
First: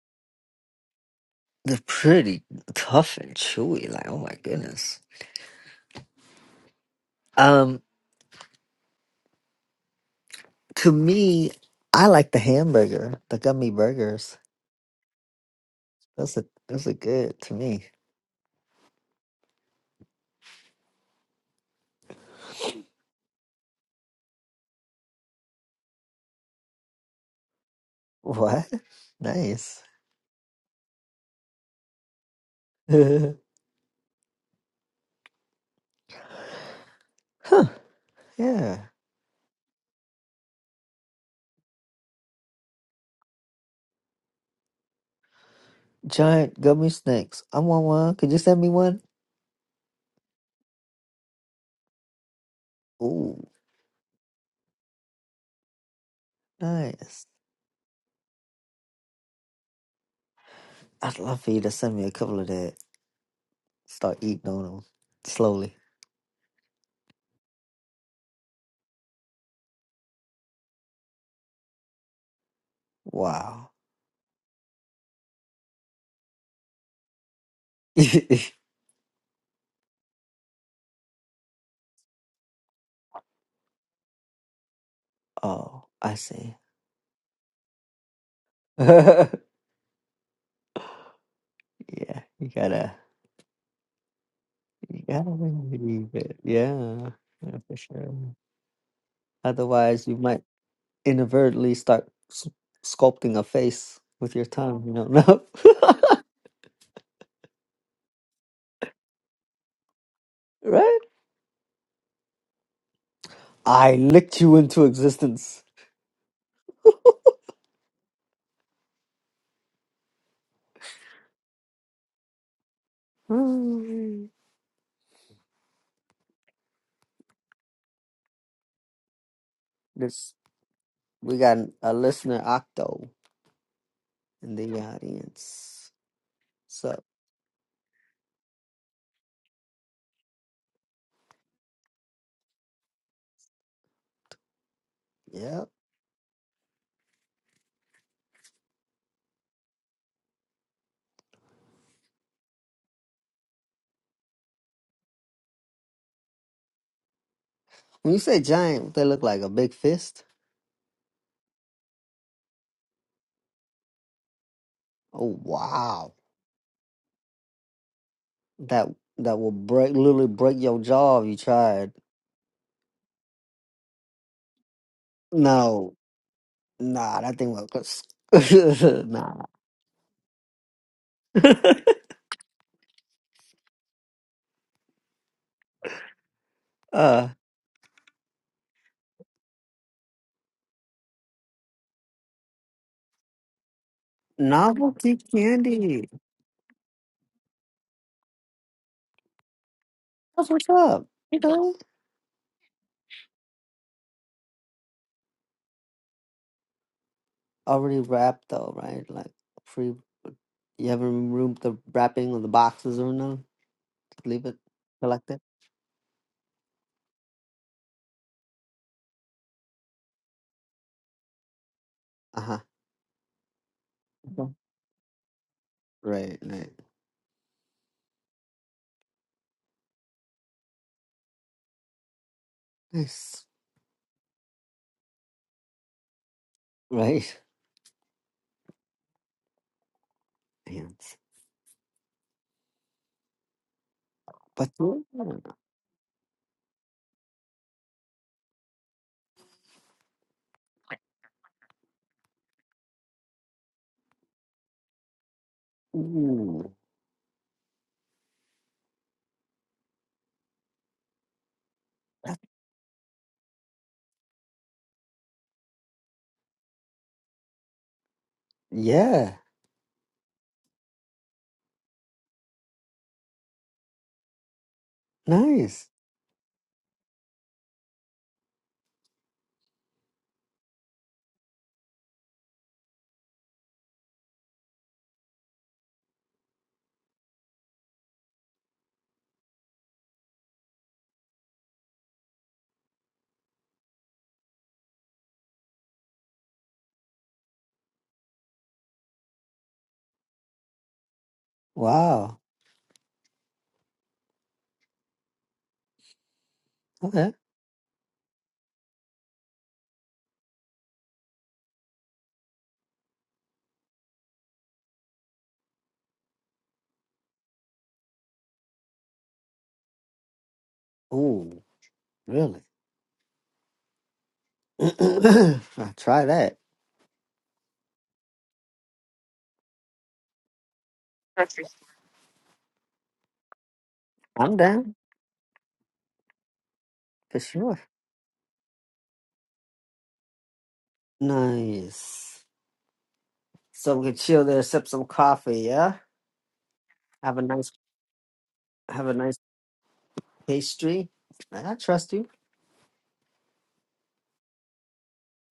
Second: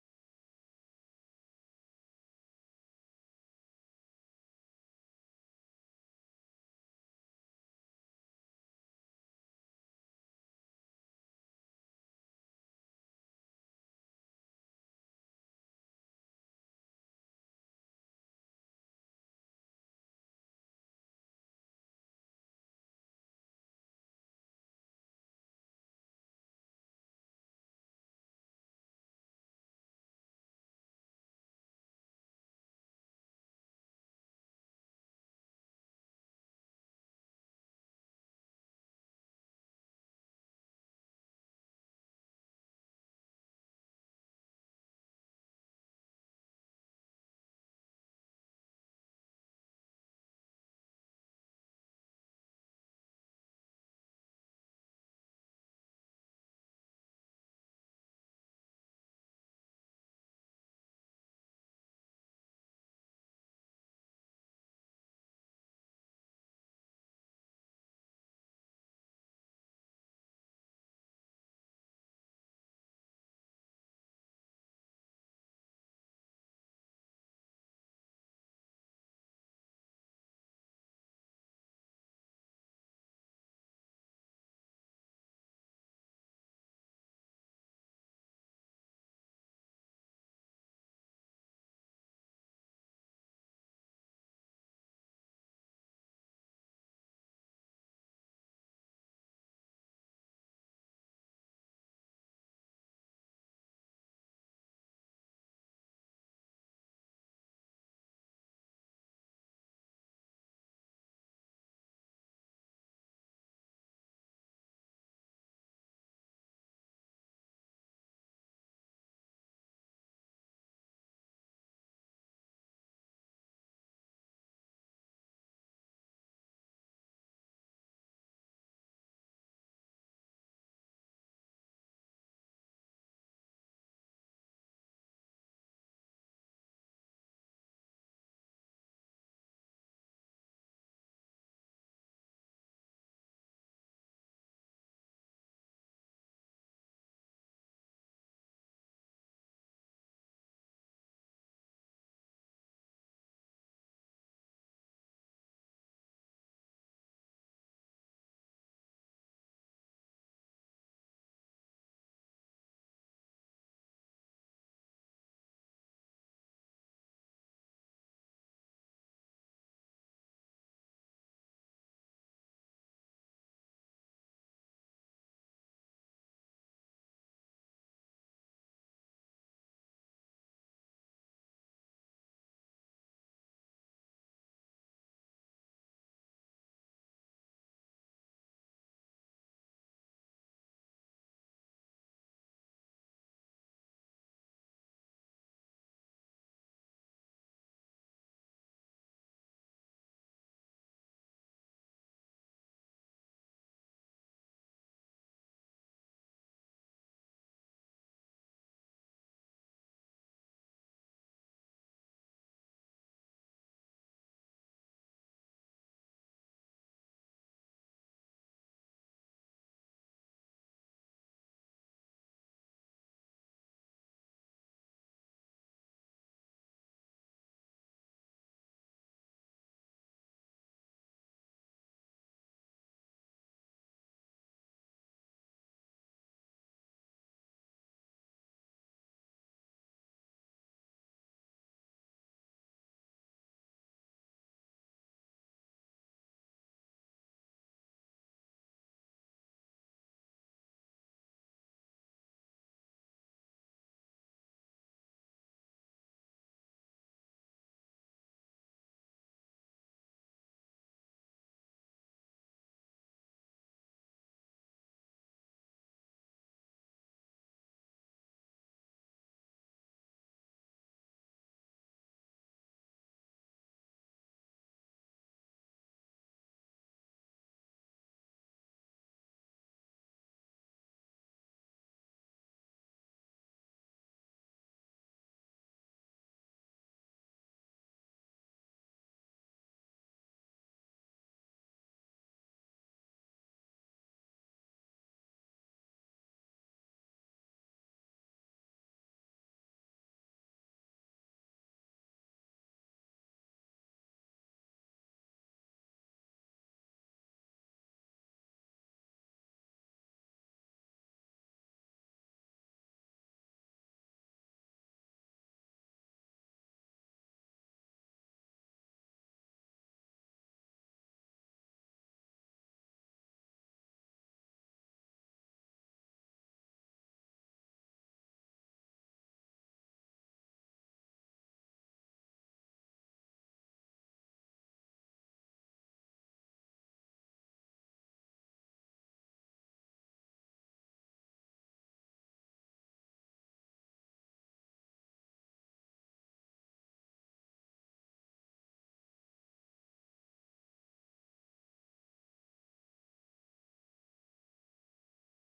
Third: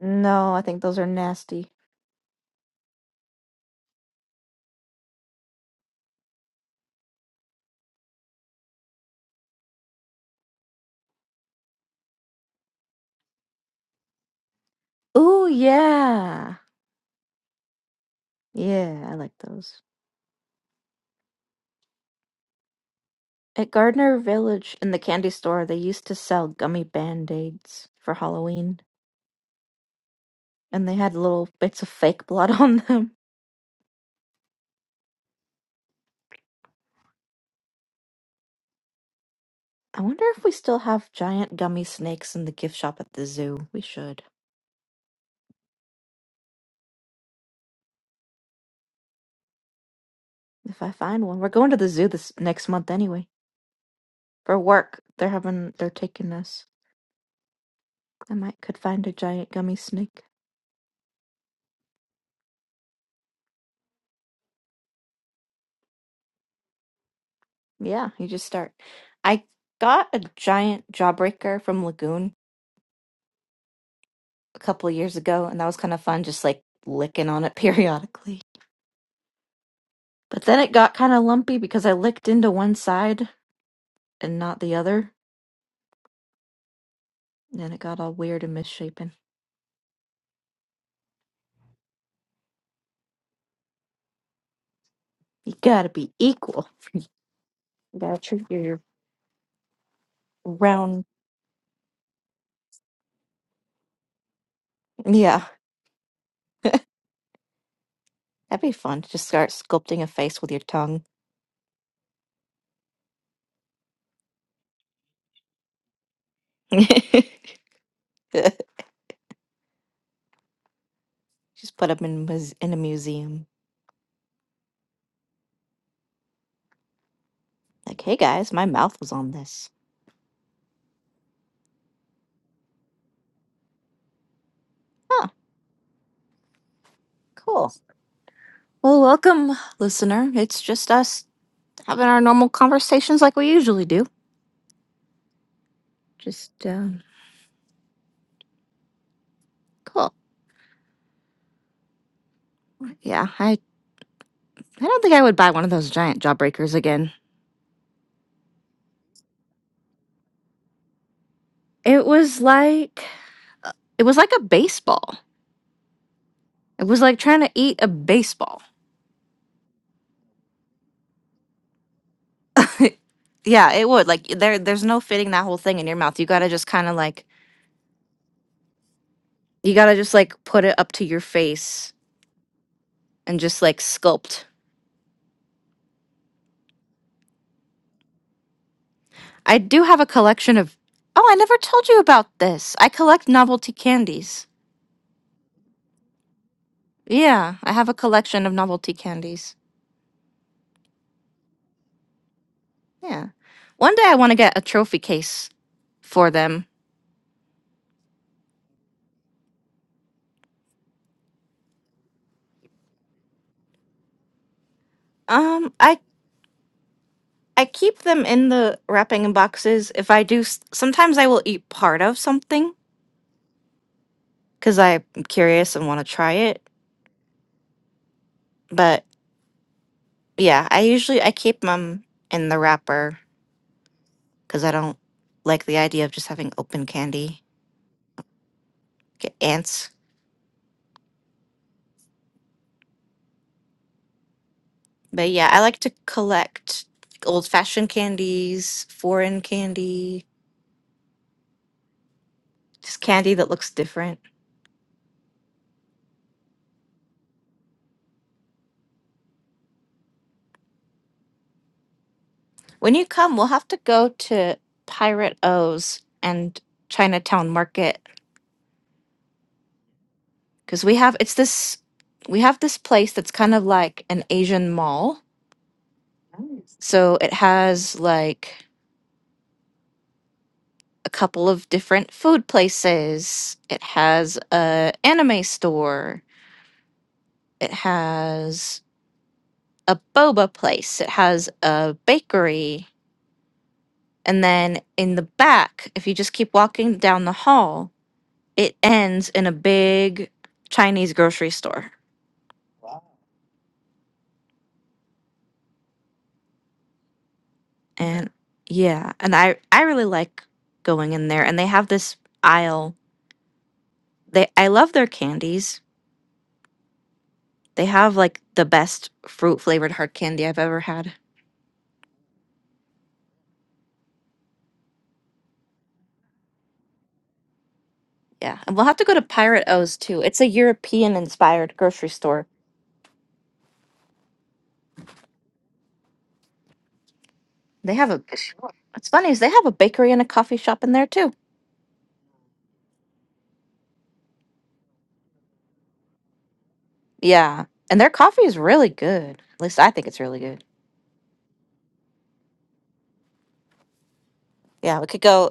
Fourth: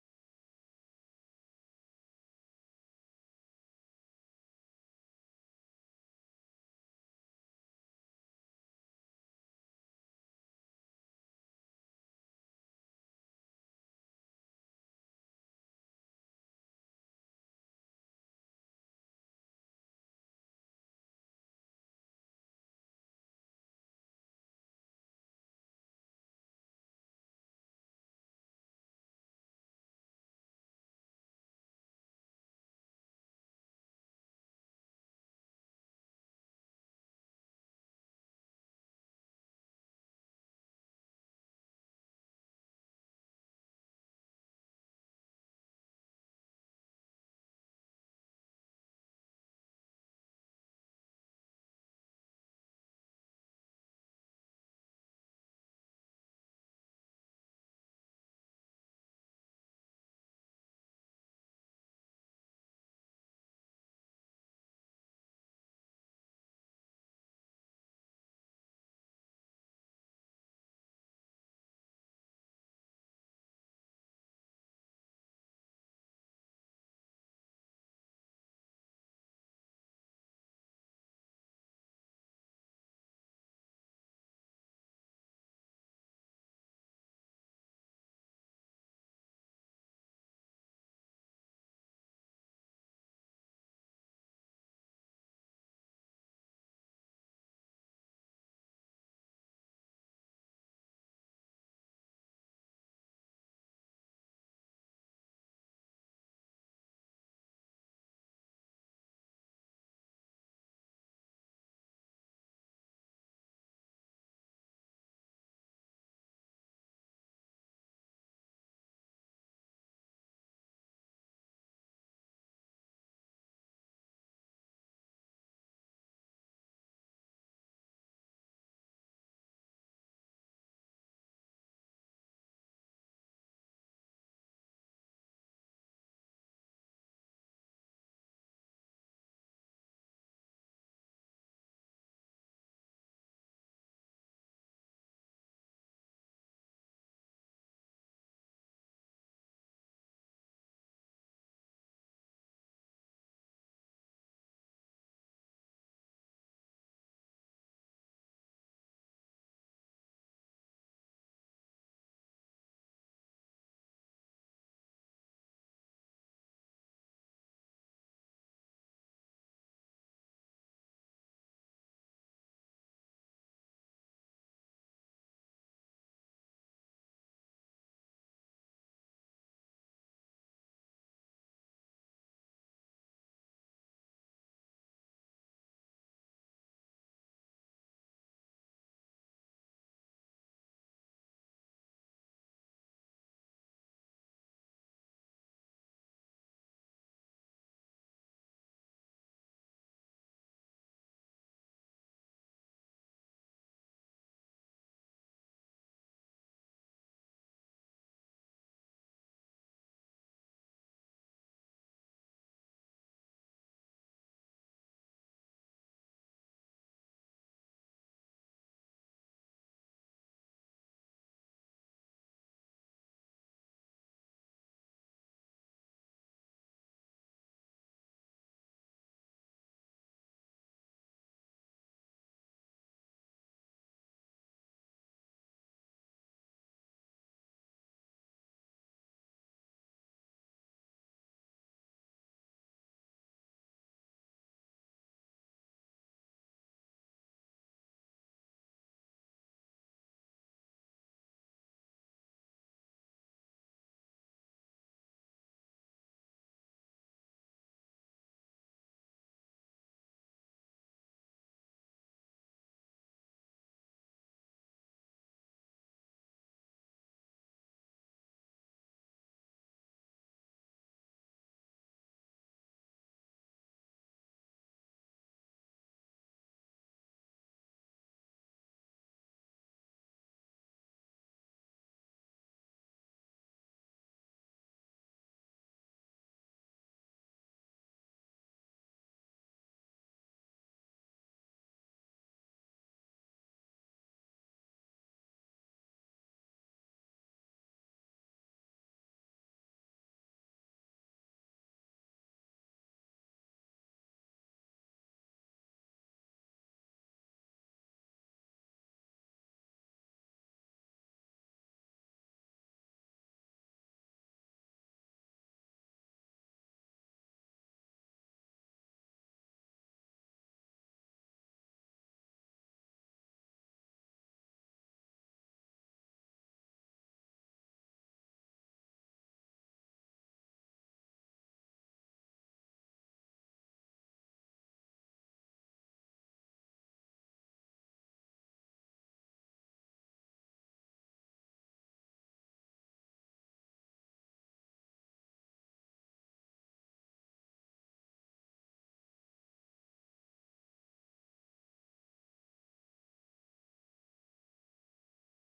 Speaker 1: No, I think those are nasty.
Speaker 2: They're pretty tough and chewy. Like, oh my goodness. Um, to me, I like the hamburger, the gummy burgers.
Speaker 1: Ooh,
Speaker 2: Those are
Speaker 1: yeah.
Speaker 2: those are good to me.
Speaker 1: Yeah, I like those. At Gardner Village in the candy store, they used to sell gummy band-aids for
Speaker 2: What?
Speaker 1: Halloween,
Speaker 2: Nice.
Speaker 1: and they had little bits of fake blood on them.
Speaker 2: huh. Yeah.
Speaker 1: I wonder if we still have giant gummy snakes in the gift shop at the zoo. We should.
Speaker 2: Giant gummy snacks. I want one. Could you send me one?
Speaker 1: If I find one, we're going to the zoo this next month anyway.
Speaker 2: Ooh,
Speaker 1: For work, they're having they're taking us.
Speaker 2: nice.
Speaker 1: I might could find a giant gummy snake.
Speaker 2: I'd love for you to send me a couple of that. Start eating on them slowly.
Speaker 1: Yeah, you just start. I got a giant jawbreaker from Lagoon
Speaker 2: Wow.
Speaker 1: a couple of years ago, and that was kind of fun, just like licking on it periodically. But then it got kind of lumpy because I licked into one side and not the other,
Speaker 2: oh, I see.
Speaker 1: and it got all weird and misshapen.
Speaker 2: yeah, you gotta, you gotta
Speaker 1: You gotta
Speaker 2: believe
Speaker 1: be
Speaker 2: it.
Speaker 1: equal.
Speaker 2: Yeah, yeah, for
Speaker 1: You
Speaker 2: sure.
Speaker 1: gotta treat your
Speaker 2: Otherwise, you might
Speaker 1: round.
Speaker 2: inadvertently start s- sculpting a face with your tongue. You don't know,
Speaker 1: Yeah, that'd be fun. Just start sculpting a face with your
Speaker 2: right?
Speaker 1: tongue.
Speaker 2: I licked you into existence.
Speaker 1: just put them in, mus- in a museum. Like, hey guys, my mouth was on this.
Speaker 2: This we got a listener Octo in the
Speaker 1: Huh,
Speaker 2: audience. So
Speaker 1: cool. Well, welcome, listener. It's just us having our normal conversations like we usually do.
Speaker 2: yeah.
Speaker 1: Just uh, cool. Yeah, I I don't think I would buy one of those giant jawbreakers again.
Speaker 2: When you say giant, they look like a big fist.
Speaker 1: It was like it was like a baseball.
Speaker 2: Oh wow.
Speaker 1: It was like trying to eat a baseball.
Speaker 2: That that will break literally break your jaw if you tried.
Speaker 1: yeah, it would. Like there there's no fitting that whole thing in
Speaker 2: No.
Speaker 1: your mouth. You got to just kind of
Speaker 2: Nah,
Speaker 1: like
Speaker 2: that thing will nah.
Speaker 1: you got to just like put it up to your face and just like sculpt.
Speaker 2: uh
Speaker 1: I do have a collection of Oh, I never told you about this. I collect novelty candies.
Speaker 2: novelty candy.
Speaker 1: Yeah, I have a collection of novelty candies.
Speaker 2: That's what's up. You know?
Speaker 1: Yeah. One day I want to get a trophy case for them.
Speaker 2: Already wrapped though, right? Like free you haven't removed the wrapping or the boxes or no? Just leave it. Collect it.
Speaker 1: Um, I I keep them in the wrapping boxes. If I do, s- sometimes I will eat part of
Speaker 2: Uh huh.
Speaker 1: something because I'm curious and want to try
Speaker 2: Right,
Speaker 1: it.
Speaker 2: right.
Speaker 1: But yeah, I usually I keep them in the wrapper
Speaker 2: Nice.
Speaker 1: because I don't like the idea of just having open
Speaker 2: Right.
Speaker 1: candy. Get ants.
Speaker 2: Hands. But ooh,
Speaker 1: But yeah, I like to collect old fashioned candies, foreign candy, just candy that looks different.
Speaker 2: that-
Speaker 1: When you come, we'll have to go to Pirate O's and Chinatown Market
Speaker 2: yeah.
Speaker 1: because we have it's this we have this place that's kind of like an Asian mall.
Speaker 2: Nice.
Speaker 1: So it has like a couple of different food places. It has a anime store. It has a boba place. It has a bakery. And then in the back, if you just keep walking down the hall, it ends in a big Chinese grocery store.
Speaker 2: Wow. Okay.
Speaker 1: And yeah, and I I really like going in there and they have this aisle. They I love their candies. They have like the best fruit flavored hard candy I've ever had.
Speaker 2: Ooh, really? I'll try that.
Speaker 1: Yeah. And we'll have to go to Pirate O's too. It's a European inspired grocery store.
Speaker 2: I'm down for sure.
Speaker 1: They have a What's funny is they have a bakery and a coffee shop in there too.
Speaker 2: Nice. So we can chill there, sip some coffee, yeah? Have a
Speaker 1: Yeah.
Speaker 2: nice
Speaker 1: And their coffee is really
Speaker 2: have a nice
Speaker 1: good. At least I think it's really good.
Speaker 2: pastry. I trust you.
Speaker 1: Yeah, we could go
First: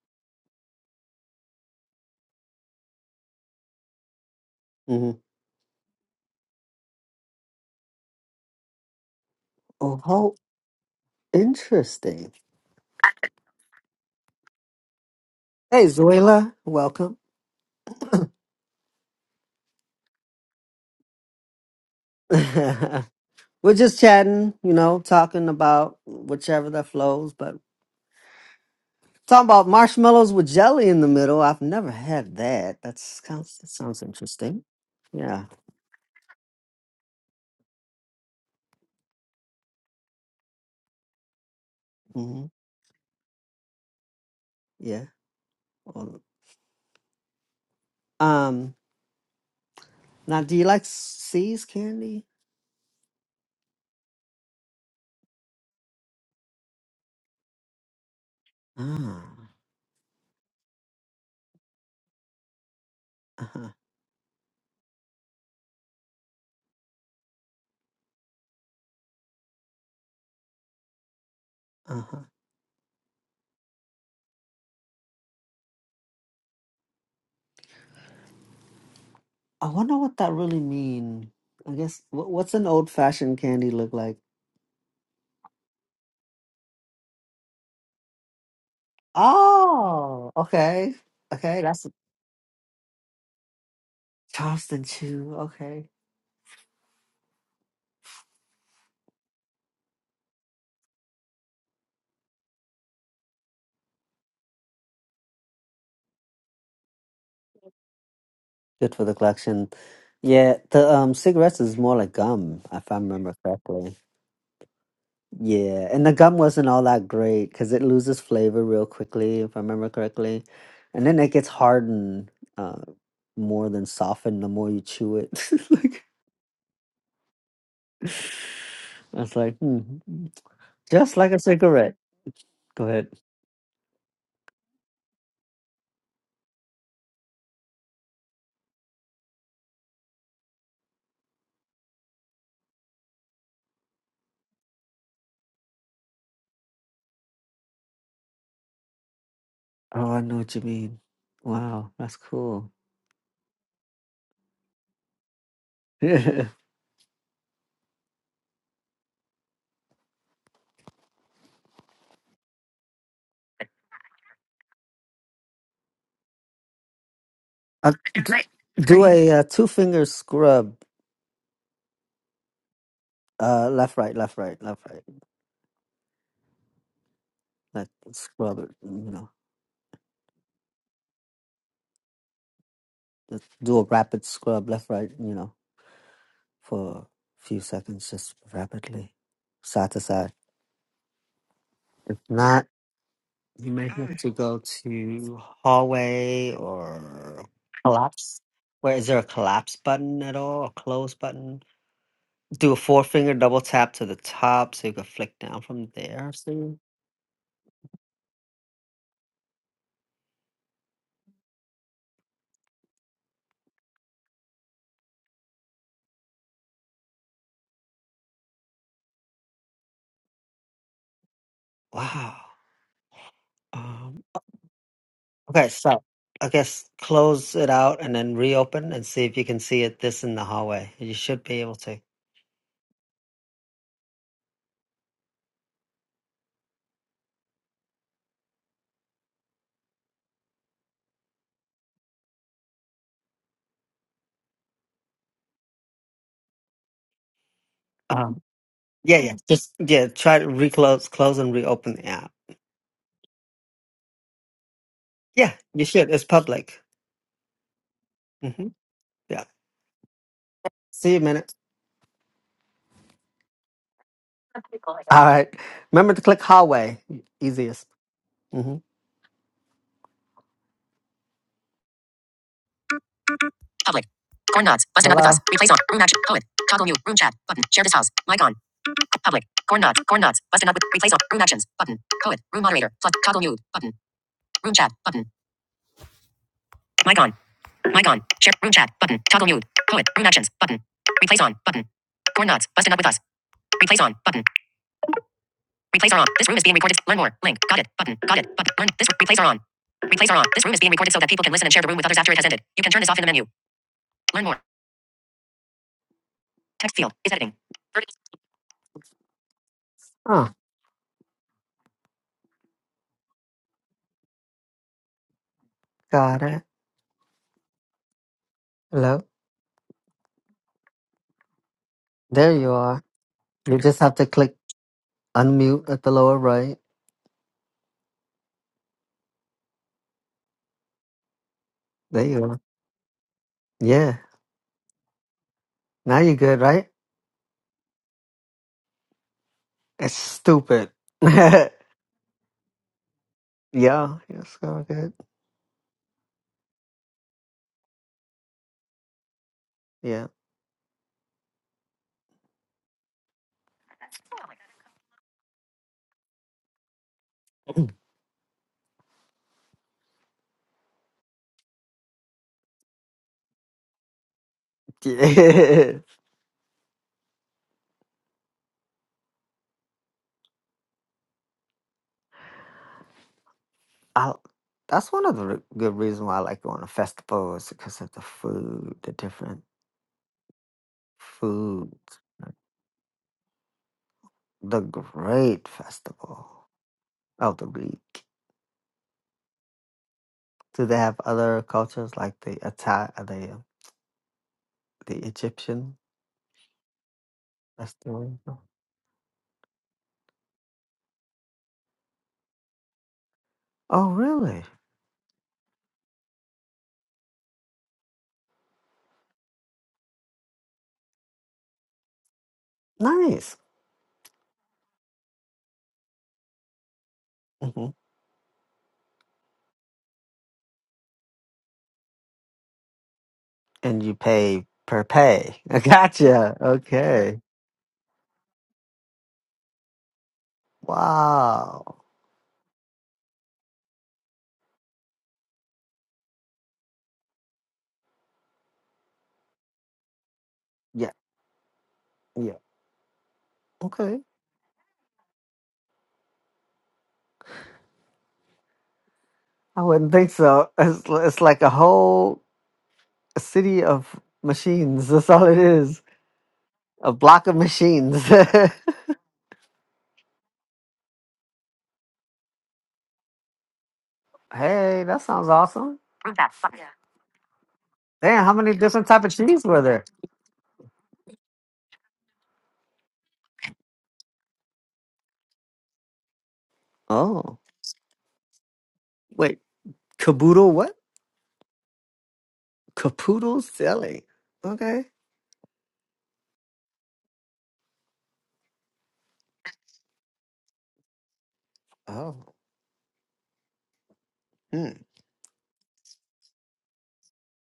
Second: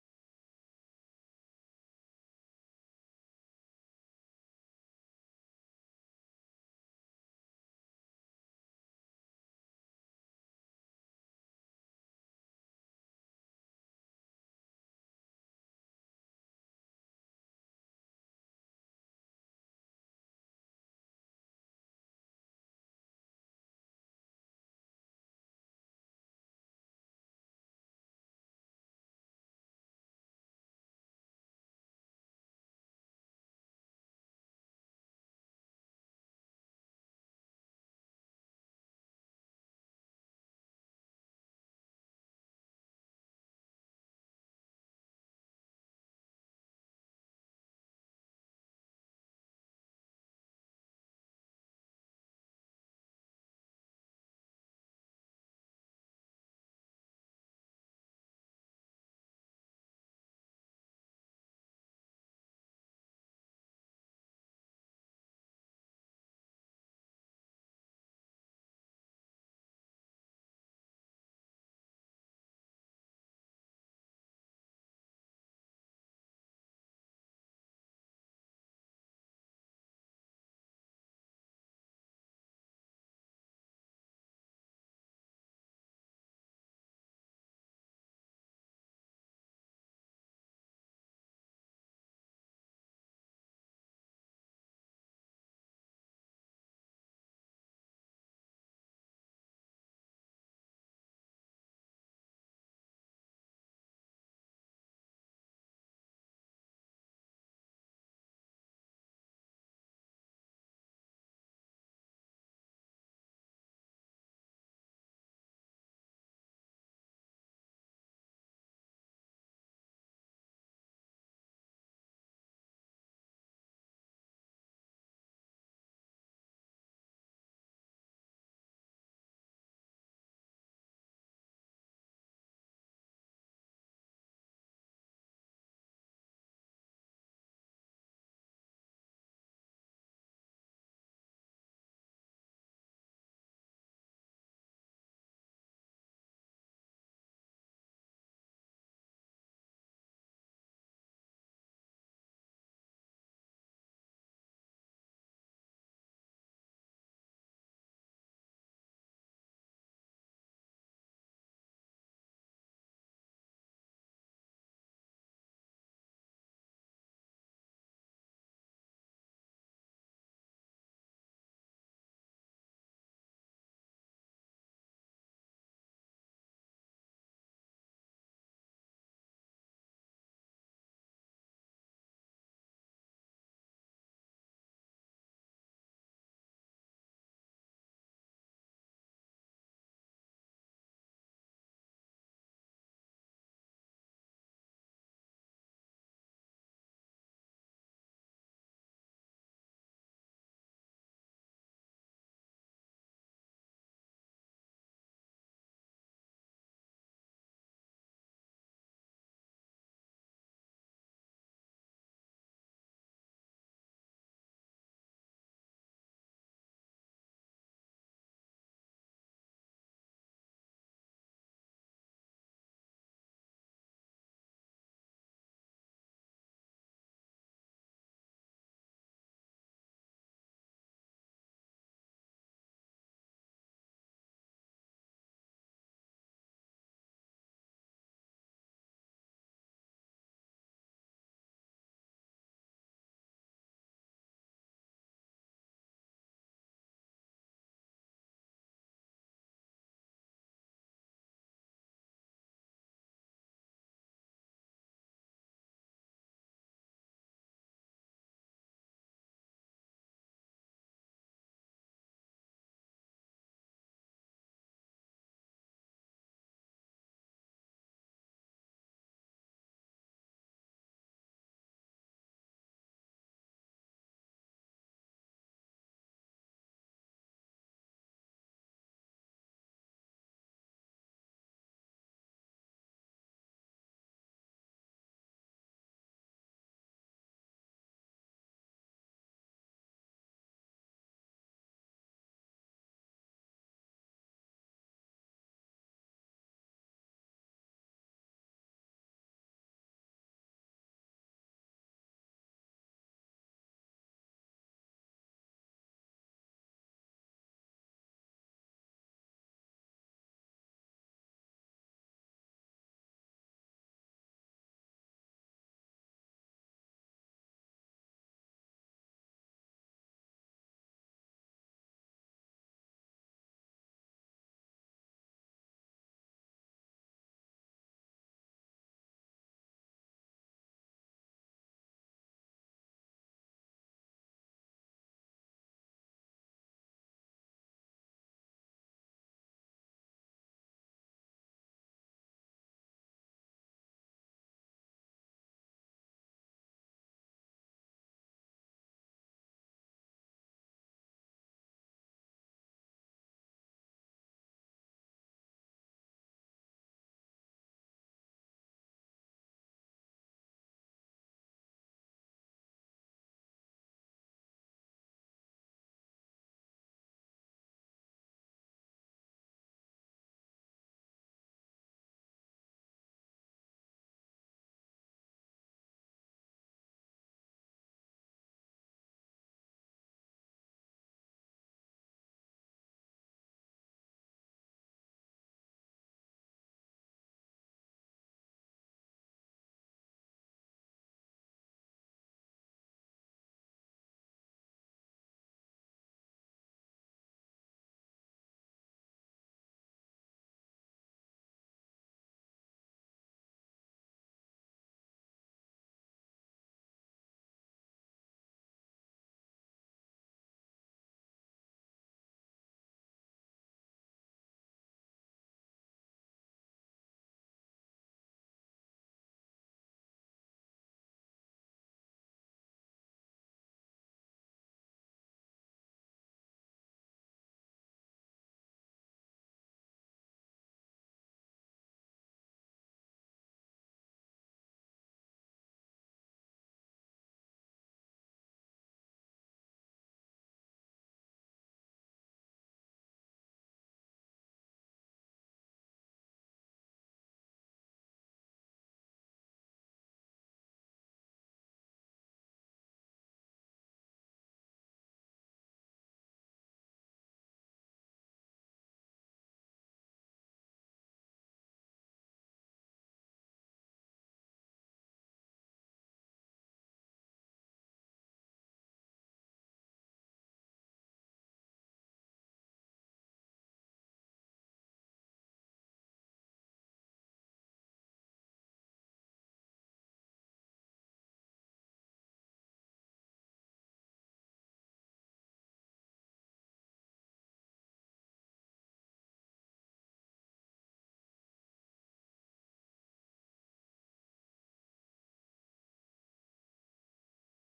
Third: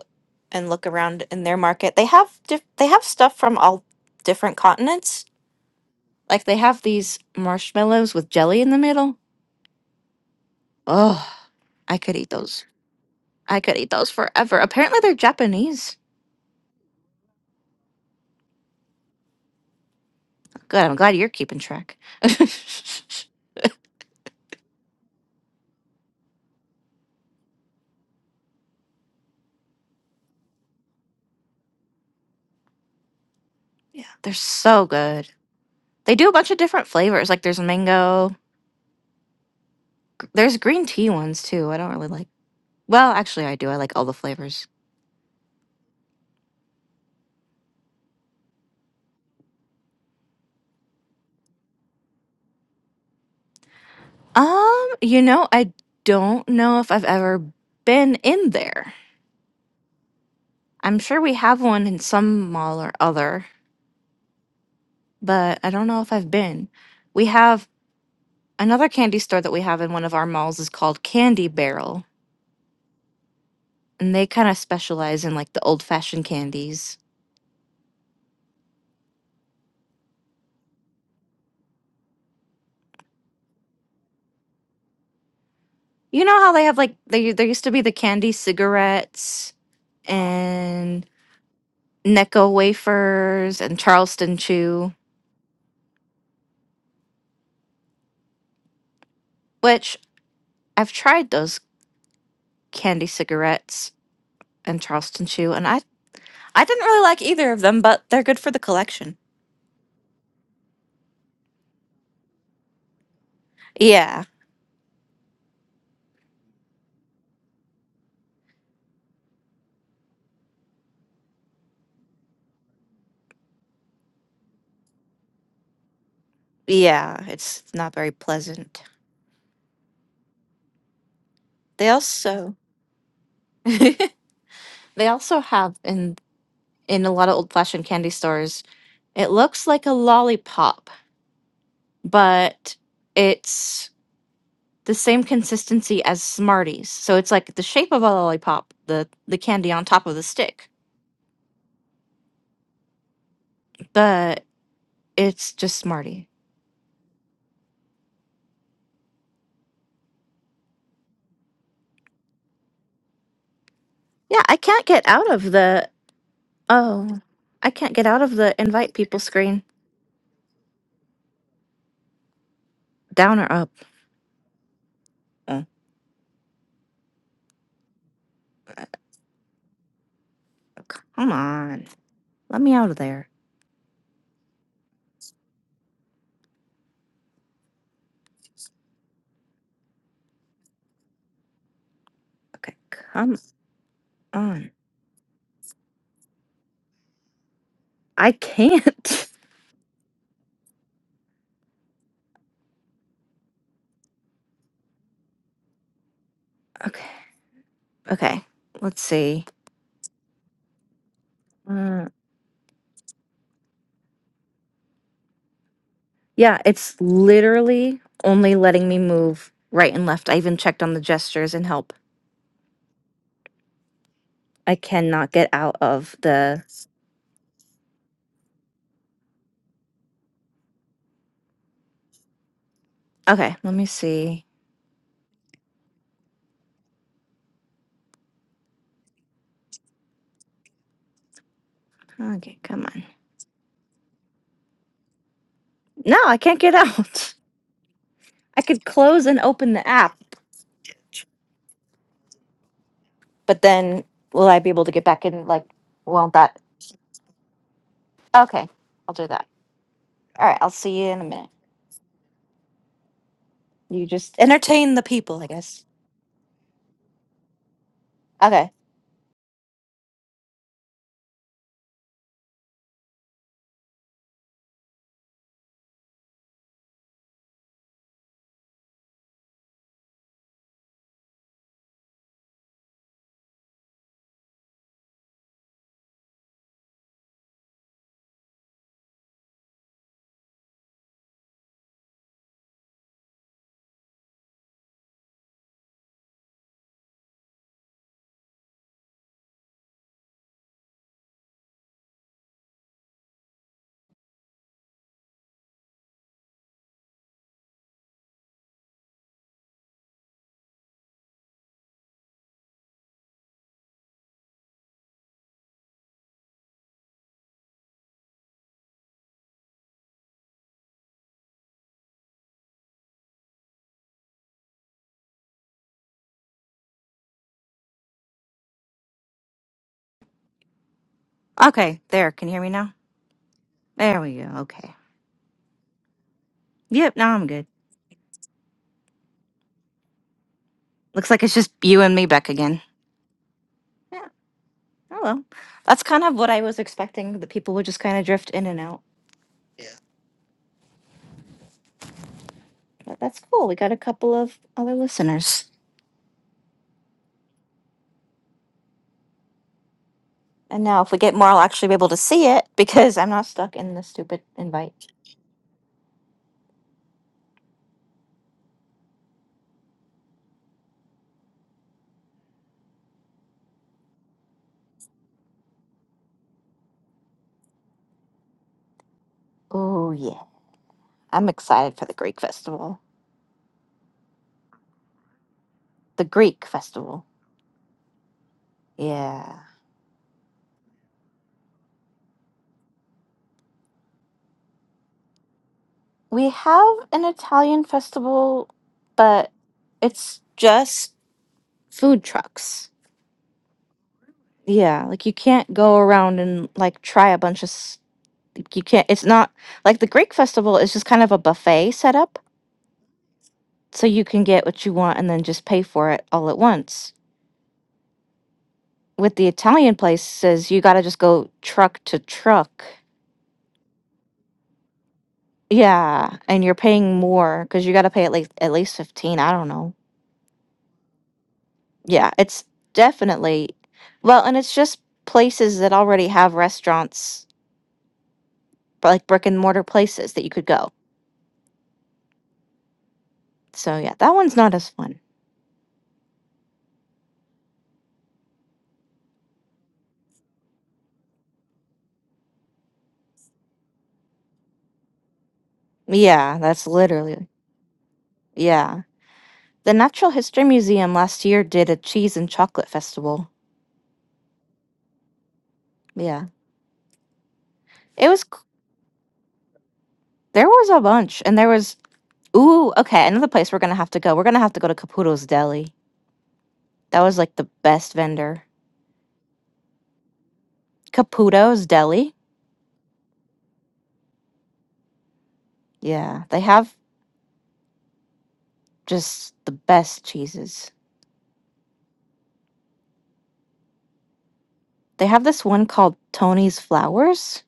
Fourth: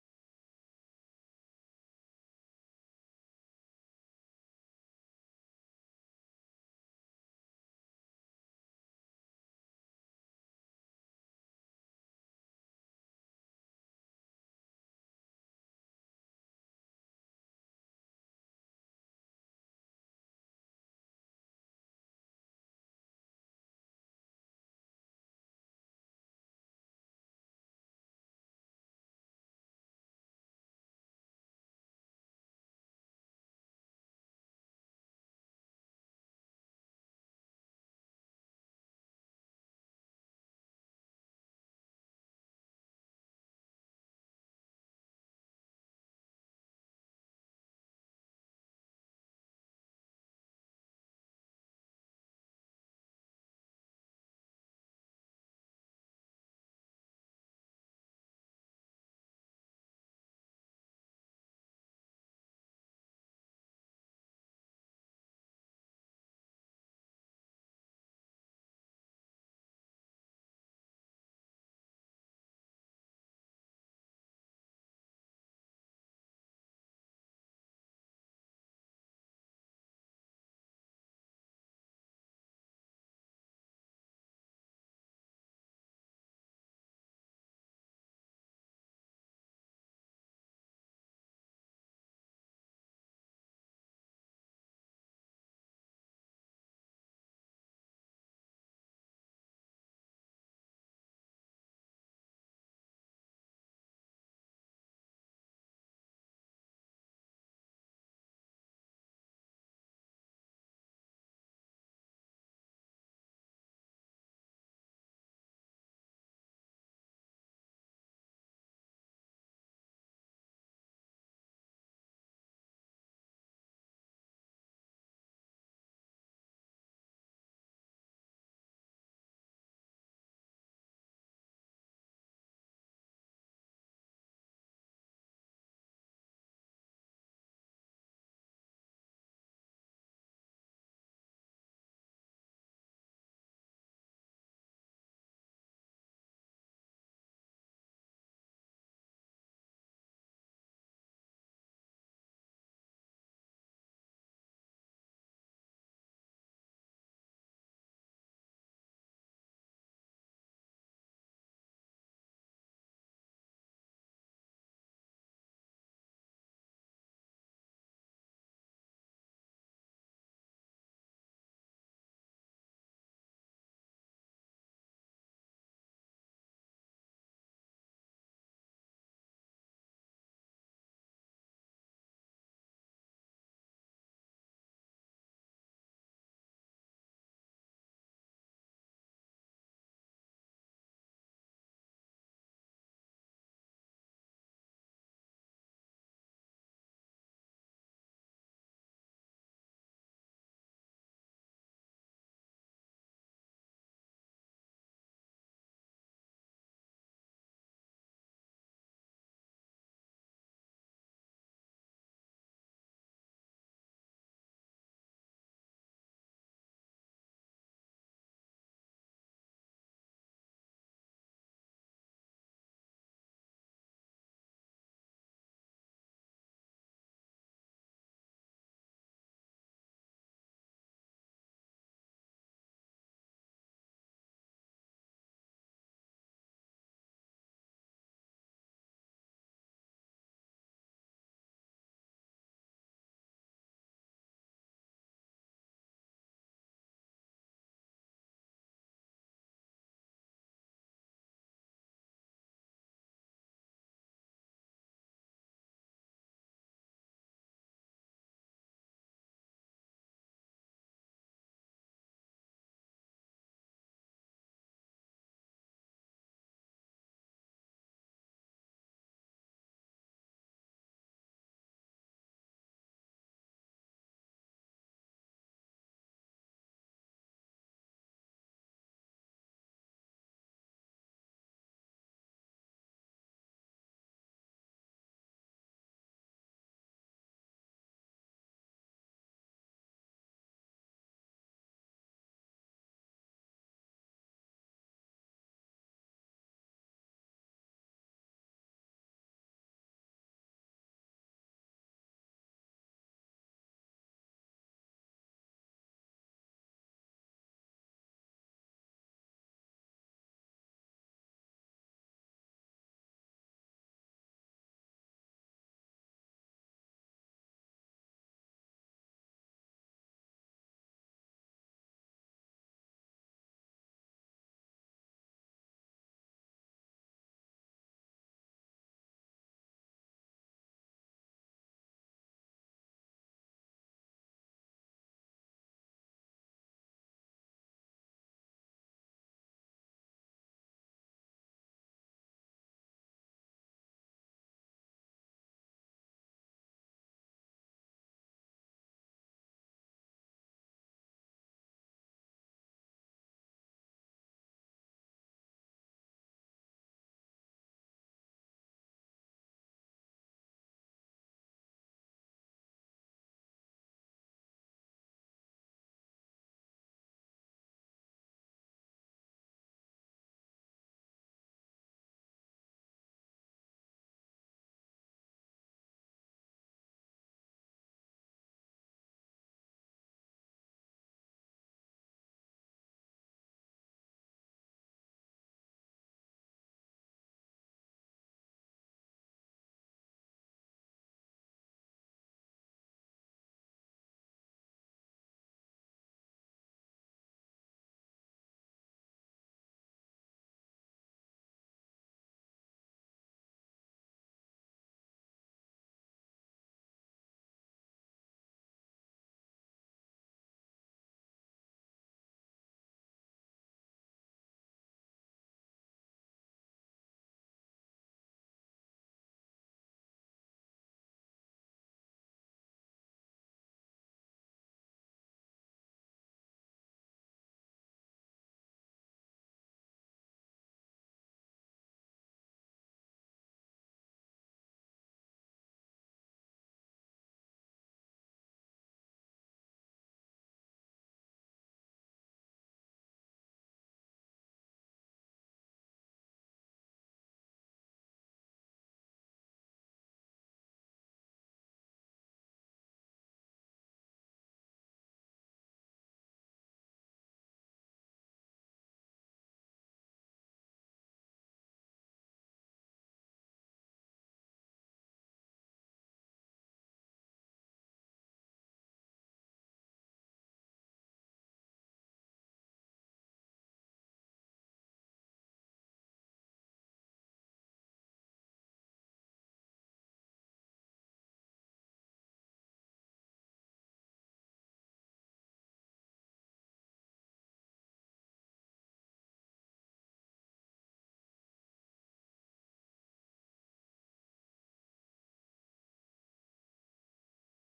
Speaker 1: and look around in their market. They have diff- they have stuff from all different
Speaker 2: hmm
Speaker 1: continents. Like they have these marshmallows with jelly in the middle.
Speaker 2: Oh, how
Speaker 1: Oh, I could eat
Speaker 2: interesting.
Speaker 1: those. I could eat those forever. Apparently they're
Speaker 2: Hey
Speaker 1: Japanese.
Speaker 2: Zoila, welcome.
Speaker 1: Good. I'm glad you're keeping track.
Speaker 2: We're just chatting, you know, talking about whichever that flows. But talking about marshmallows with jelly in the middle, I've never had that. That's sounds that sounds
Speaker 1: yeah, they're
Speaker 2: interesting.
Speaker 1: so good.
Speaker 2: Yeah.
Speaker 1: They do a bunch of different flavors. Like there's mango. gr- There's green tea ones too. I don't really like.
Speaker 2: hmm
Speaker 1: Well, actually I do. I like all the flavors.
Speaker 2: Yeah. Well, um. Now, do you like seas candy?
Speaker 1: Um, you know, I don't know if I've ever been in there.
Speaker 2: Ah.
Speaker 1: I'm sure we have one in some mall or
Speaker 2: Uh
Speaker 1: other,
Speaker 2: huh.
Speaker 1: but I don't know if I've been. We have another candy store that we have in one of our malls is called Candy
Speaker 2: Uh
Speaker 1: Barrel,
Speaker 2: huh.
Speaker 1: and they kind of specialize in like the old-fashioned candies.
Speaker 2: I wonder what that really mean. I guess wh- what's an old fashioned candy look like?
Speaker 1: You know how they have like they there used to be the candy cigarettes
Speaker 2: Oh. Okay.
Speaker 1: and
Speaker 2: Okay. That's a
Speaker 1: Necco wafers and Charleston
Speaker 2: Charleston
Speaker 1: chew,
Speaker 2: chew. Okay.
Speaker 1: which I've tried those candy cigarettes and Charleston Chew, and I I didn't really like either of them, but they're good for the
Speaker 2: Good for the
Speaker 1: collection.
Speaker 2: collection. Yeah, the um cigarettes is more like gum, if I remember correctly.
Speaker 1: Yeah,
Speaker 2: Yeah, and the gum wasn't all that great because it loses flavor real quickly, if I remember correctly, and then it gets hardened uh, more than softened the more you chew it. like,
Speaker 1: yeah, it's not very pleasant.
Speaker 2: I was like hmm, just like a
Speaker 1: They
Speaker 2: cigarette.
Speaker 1: also
Speaker 2: Go ahead.
Speaker 1: they also have in in a lot of old fashioned candy stores. It looks like a lollipop, but it's the same consistency as Smarties. So it's like the shape of a lollipop, the the candy on top
Speaker 2: Oh,
Speaker 1: of
Speaker 2: I
Speaker 1: the
Speaker 2: know what you
Speaker 1: stick,
Speaker 2: mean. Wow, that's cool.
Speaker 1: but it's just Smartie. Yeah, I can't get out of the Oh, I
Speaker 2: Yeah,
Speaker 1: can't get out of
Speaker 2: Uh,
Speaker 1: the invite
Speaker 2: do
Speaker 1: people
Speaker 2: a uh,
Speaker 1: screen.
Speaker 2: two finger scrub,
Speaker 1: Down or up?
Speaker 2: uh, left, right, left, right, left, right.
Speaker 1: Oh,
Speaker 2: like scrub it,
Speaker 1: uh,
Speaker 2: you know,
Speaker 1: come on. Let me out of there.
Speaker 2: just do a rapid scrub left, right, you know, for a few seconds, just rapidly, side to side. If not,
Speaker 1: Okay, come
Speaker 2: you may have to go
Speaker 1: on.
Speaker 2: to hallway or
Speaker 1: I
Speaker 2: collapse. Where is there a
Speaker 1: can't.
Speaker 2: collapse button at all? A close button? do a four finger double tap to the top so you can flick down from there. See?
Speaker 1: Okay, okay. Let's see. Uh, yeah, it's literally only letting me move right and left. I even checked on the gestures and help.
Speaker 2: Wow. Um,
Speaker 1: I cannot get
Speaker 2: okay,
Speaker 1: out
Speaker 2: so
Speaker 1: of
Speaker 2: I
Speaker 1: the.
Speaker 2: guess close it out and then reopen and see if you can see it this in the hallway. You should be able to.
Speaker 1: Okay, let me see. Okay, come on. No, I can't get out.
Speaker 2: Um,
Speaker 1: I could
Speaker 2: yeah,
Speaker 1: close
Speaker 2: yeah.
Speaker 1: and open
Speaker 2: Just
Speaker 1: the
Speaker 2: yeah.
Speaker 1: app.
Speaker 2: Try to reclose, close, and reopen the app.
Speaker 1: but then will I be able to get back in?
Speaker 2: Yeah,
Speaker 1: Like,
Speaker 2: you should. It's
Speaker 1: won't that?
Speaker 2: public.
Speaker 1: Okay,
Speaker 2: hmm
Speaker 1: I'll do
Speaker 2: Yeah.
Speaker 1: that. All right, I'll see you
Speaker 2: See you
Speaker 1: in
Speaker 2: in
Speaker 1: a
Speaker 2: a
Speaker 1: minute.
Speaker 2: minute.
Speaker 1: You just entertain the
Speaker 2: All
Speaker 1: people, I
Speaker 2: right.
Speaker 1: guess.
Speaker 2: Remember to click hallway. Easiest.
Speaker 1: Okay.
Speaker 2: hmm Public. Corn nuts. Busting up with us. Hello. Replace on. Room action. Poet. Toggle mute. Room chat. Button. Share this house. Mic on. Public. Corn nuts. Corn nuts. Busting up with. Replace on. Room actions. Button. Poet. Room moderator. Plus. Toggle mute. Button. Room chat. Button. Mic on. Mic on. Share. Room chat. Button. Toggle mute. Poet. Room actions. Button. Replace on. Button. Corn nuts. Busting up with us. Replace on. Button. Replace are on. This room is being recorded. Learn more. Link. Got it. Button. Got it. Button. Learn. This replace are on. Replace are on. This room is being recorded so that people can listen and share the room with others after it has ended. You can turn this off in the menu. Learn more. Text field is editing. Oh, got it. Hello. There you are. You just have to click unmute at the lower right.
Speaker 1: Okay,
Speaker 2: There
Speaker 1: there.
Speaker 2: you
Speaker 1: Can you
Speaker 2: are.
Speaker 1: hear me now?
Speaker 2: Yeah.
Speaker 1: There we go. Okay.
Speaker 2: Now you're good, right?
Speaker 1: Yep, now I'm good.
Speaker 2: That's stupid.
Speaker 1: Looks like it's
Speaker 2: yeah.
Speaker 1: just you and me back again. Yeah.
Speaker 2: You're so good.
Speaker 1: Oh, well. That's kind of what I was expecting, that people would just kind of drift in and out. But that's cool. We got a couple of other listeners. And now, if we get more, I'll actually be able to see it because I'm not stuck in the stupid invite.
Speaker 2: Yeah. I that's one of the r good reasons why I like going to festivals because of the food, the different
Speaker 1: Oh, yeah. I'm excited
Speaker 2: foods,
Speaker 1: for the Greek
Speaker 2: like,
Speaker 1: festival.
Speaker 2: the great
Speaker 1: the Greek
Speaker 2: festival
Speaker 1: festival.
Speaker 2: of the week.
Speaker 1: Yeah.
Speaker 2: Do they have other cultures like the Ita- uh, the uh, the Egyptian
Speaker 1: We have an Italian
Speaker 2: festival?
Speaker 1: festival, but it's just food trucks.
Speaker 2: Oh, really?
Speaker 1: Yeah, like you can't go around and like try a bunch of s- you can't it's not like the Greek festival is just kind of a buffet setup,
Speaker 2: Nice.
Speaker 1: so you can get what you want and then just pay for it all at once.
Speaker 2: hmm
Speaker 1: With the Italian places, you got to just go truck to truck.
Speaker 2: And you pay per pay. I
Speaker 1: Yeah,
Speaker 2: gotcha.
Speaker 1: and you're paying
Speaker 2: Okay.
Speaker 1: more cuz you got to pay at least at least 15, I don't know.
Speaker 2: Wow.
Speaker 1: Yeah, it's definitely well, and it's just places that already have restaurants, but like brick and mortar places that you could go.
Speaker 2: Yeah. Yeah.
Speaker 1: So yeah,
Speaker 2: Okay.
Speaker 1: that one's not as fun.
Speaker 2: I wouldn't think so. It's it's like a whole a city of machines. That's all it is.
Speaker 1: Yeah, that's
Speaker 2: A block
Speaker 1: literally
Speaker 2: of machines. hey,
Speaker 1: yeah. The Natural History Museum last year did a cheese and chocolate festival.
Speaker 2: that sounds awesome.
Speaker 1: Yeah, it was.
Speaker 2: Damn, how
Speaker 1: c-
Speaker 2: many different type of cheese were there?
Speaker 1: There was a bunch, and there was ooh okay another place we're gonna have to go. We're gonna have to go to Caputo's Deli. That was like
Speaker 2: Oh,
Speaker 1: the best vendor.
Speaker 2: wait, caboodle what?
Speaker 1: Caputo's Deli.
Speaker 2: Capoodle silly. Okay.
Speaker 1: Yeah, they have just the best cheeses.
Speaker 2: Oh. Hmm.
Speaker 1: They have this one called Tony's Flowers,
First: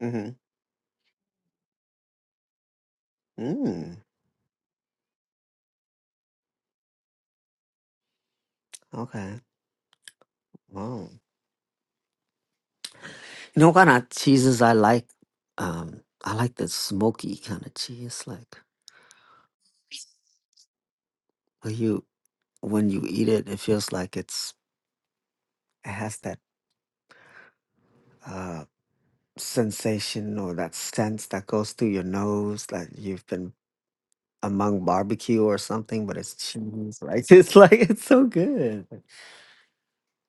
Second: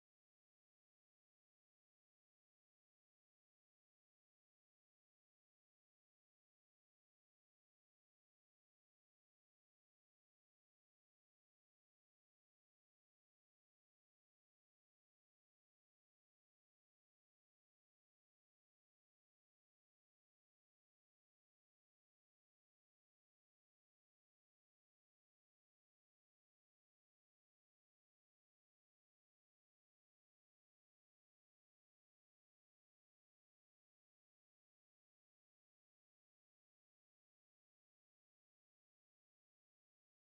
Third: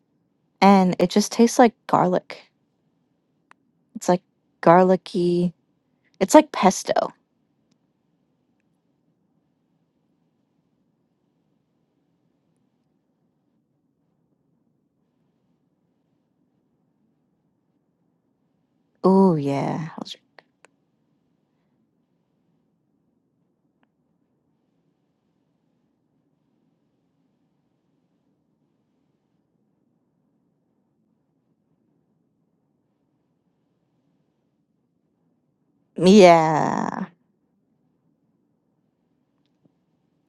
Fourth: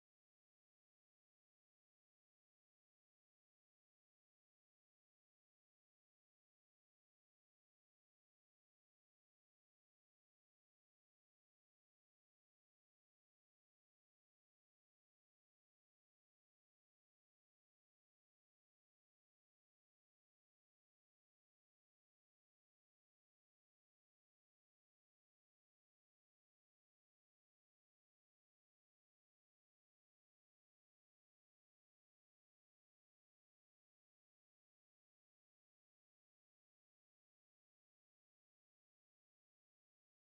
Speaker 2: Mm-hmm.
Speaker 1: and it just tastes like garlic.
Speaker 2: Mm.
Speaker 1: It's like garlicky. It's like pesto.
Speaker 2: Okay. Wow. You know what kind of cheeses I like? Um, I like the smoky kind of cheese. Like
Speaker 1: Oh yeah. Those are-
Speaker 2: when you when you eat it, it feels like it's it has that. uh, sensation or that sense that goes through your nose that you've been among barbecue or something, but it's cheese,
Speaker 1: Yeah.
Speaker 2: right? It's like it's so good.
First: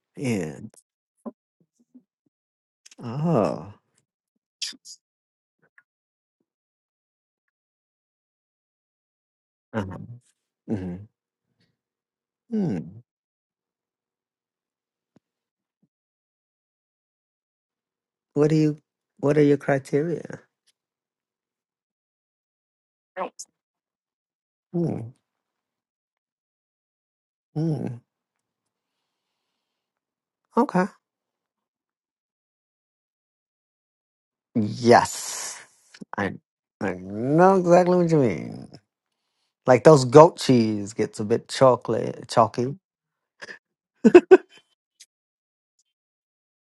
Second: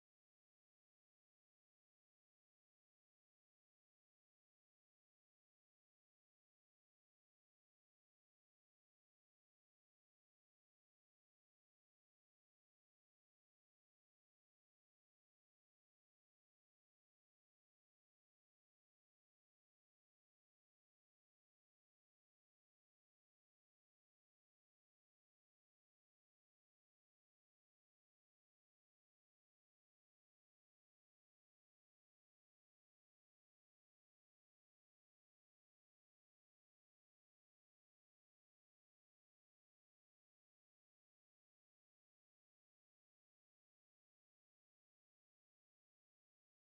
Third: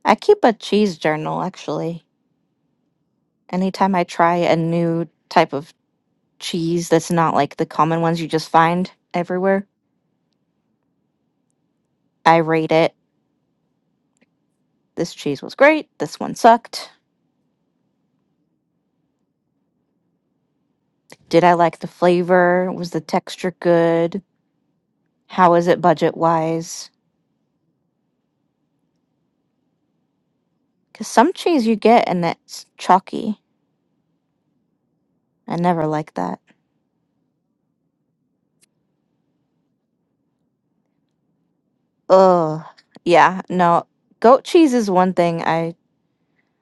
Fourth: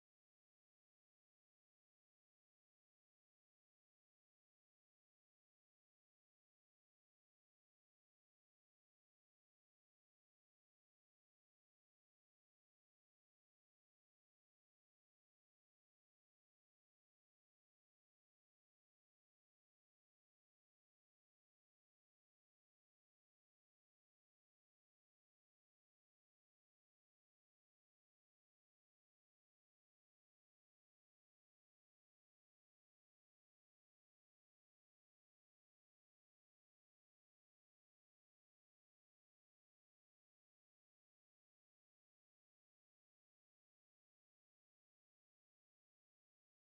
Speaker 1: I keep a
Speaker 2: Yeah.
Speaker 1: cheese journal actually.
Speaker 2: oh,
Speaker 1: Anytime I try a new type of cheese that's not like the common ones you just find everywhere,
Speaker 2: uh-huh. hmm
Speaker 1: I rate
Speaker 2: hmm.
Speaker 1: it. This cheese was great. This one sucked.
Speaker 2: what do you? What are your criteria?
Speaker 1: Did I like the flavor? Was the texture good?
Speaker 2: Mm,
Speaker 1: How is it budget wise?
Speaker 2: mm. Okay.
Speaker 1: Because some cheese you get and it's chalky. I
Speaker 2: Yes,
Speaker 1: never like
Speaker 2: I
Speaker 1: that.
Speaker 2: I know exactly what you mean. Like those goat cheese gets a bit chocolate
Speaker 1: Ugh.
Speaker 2: chalky.
Speaker 1: Yeah, no. Goat cheese is one thing I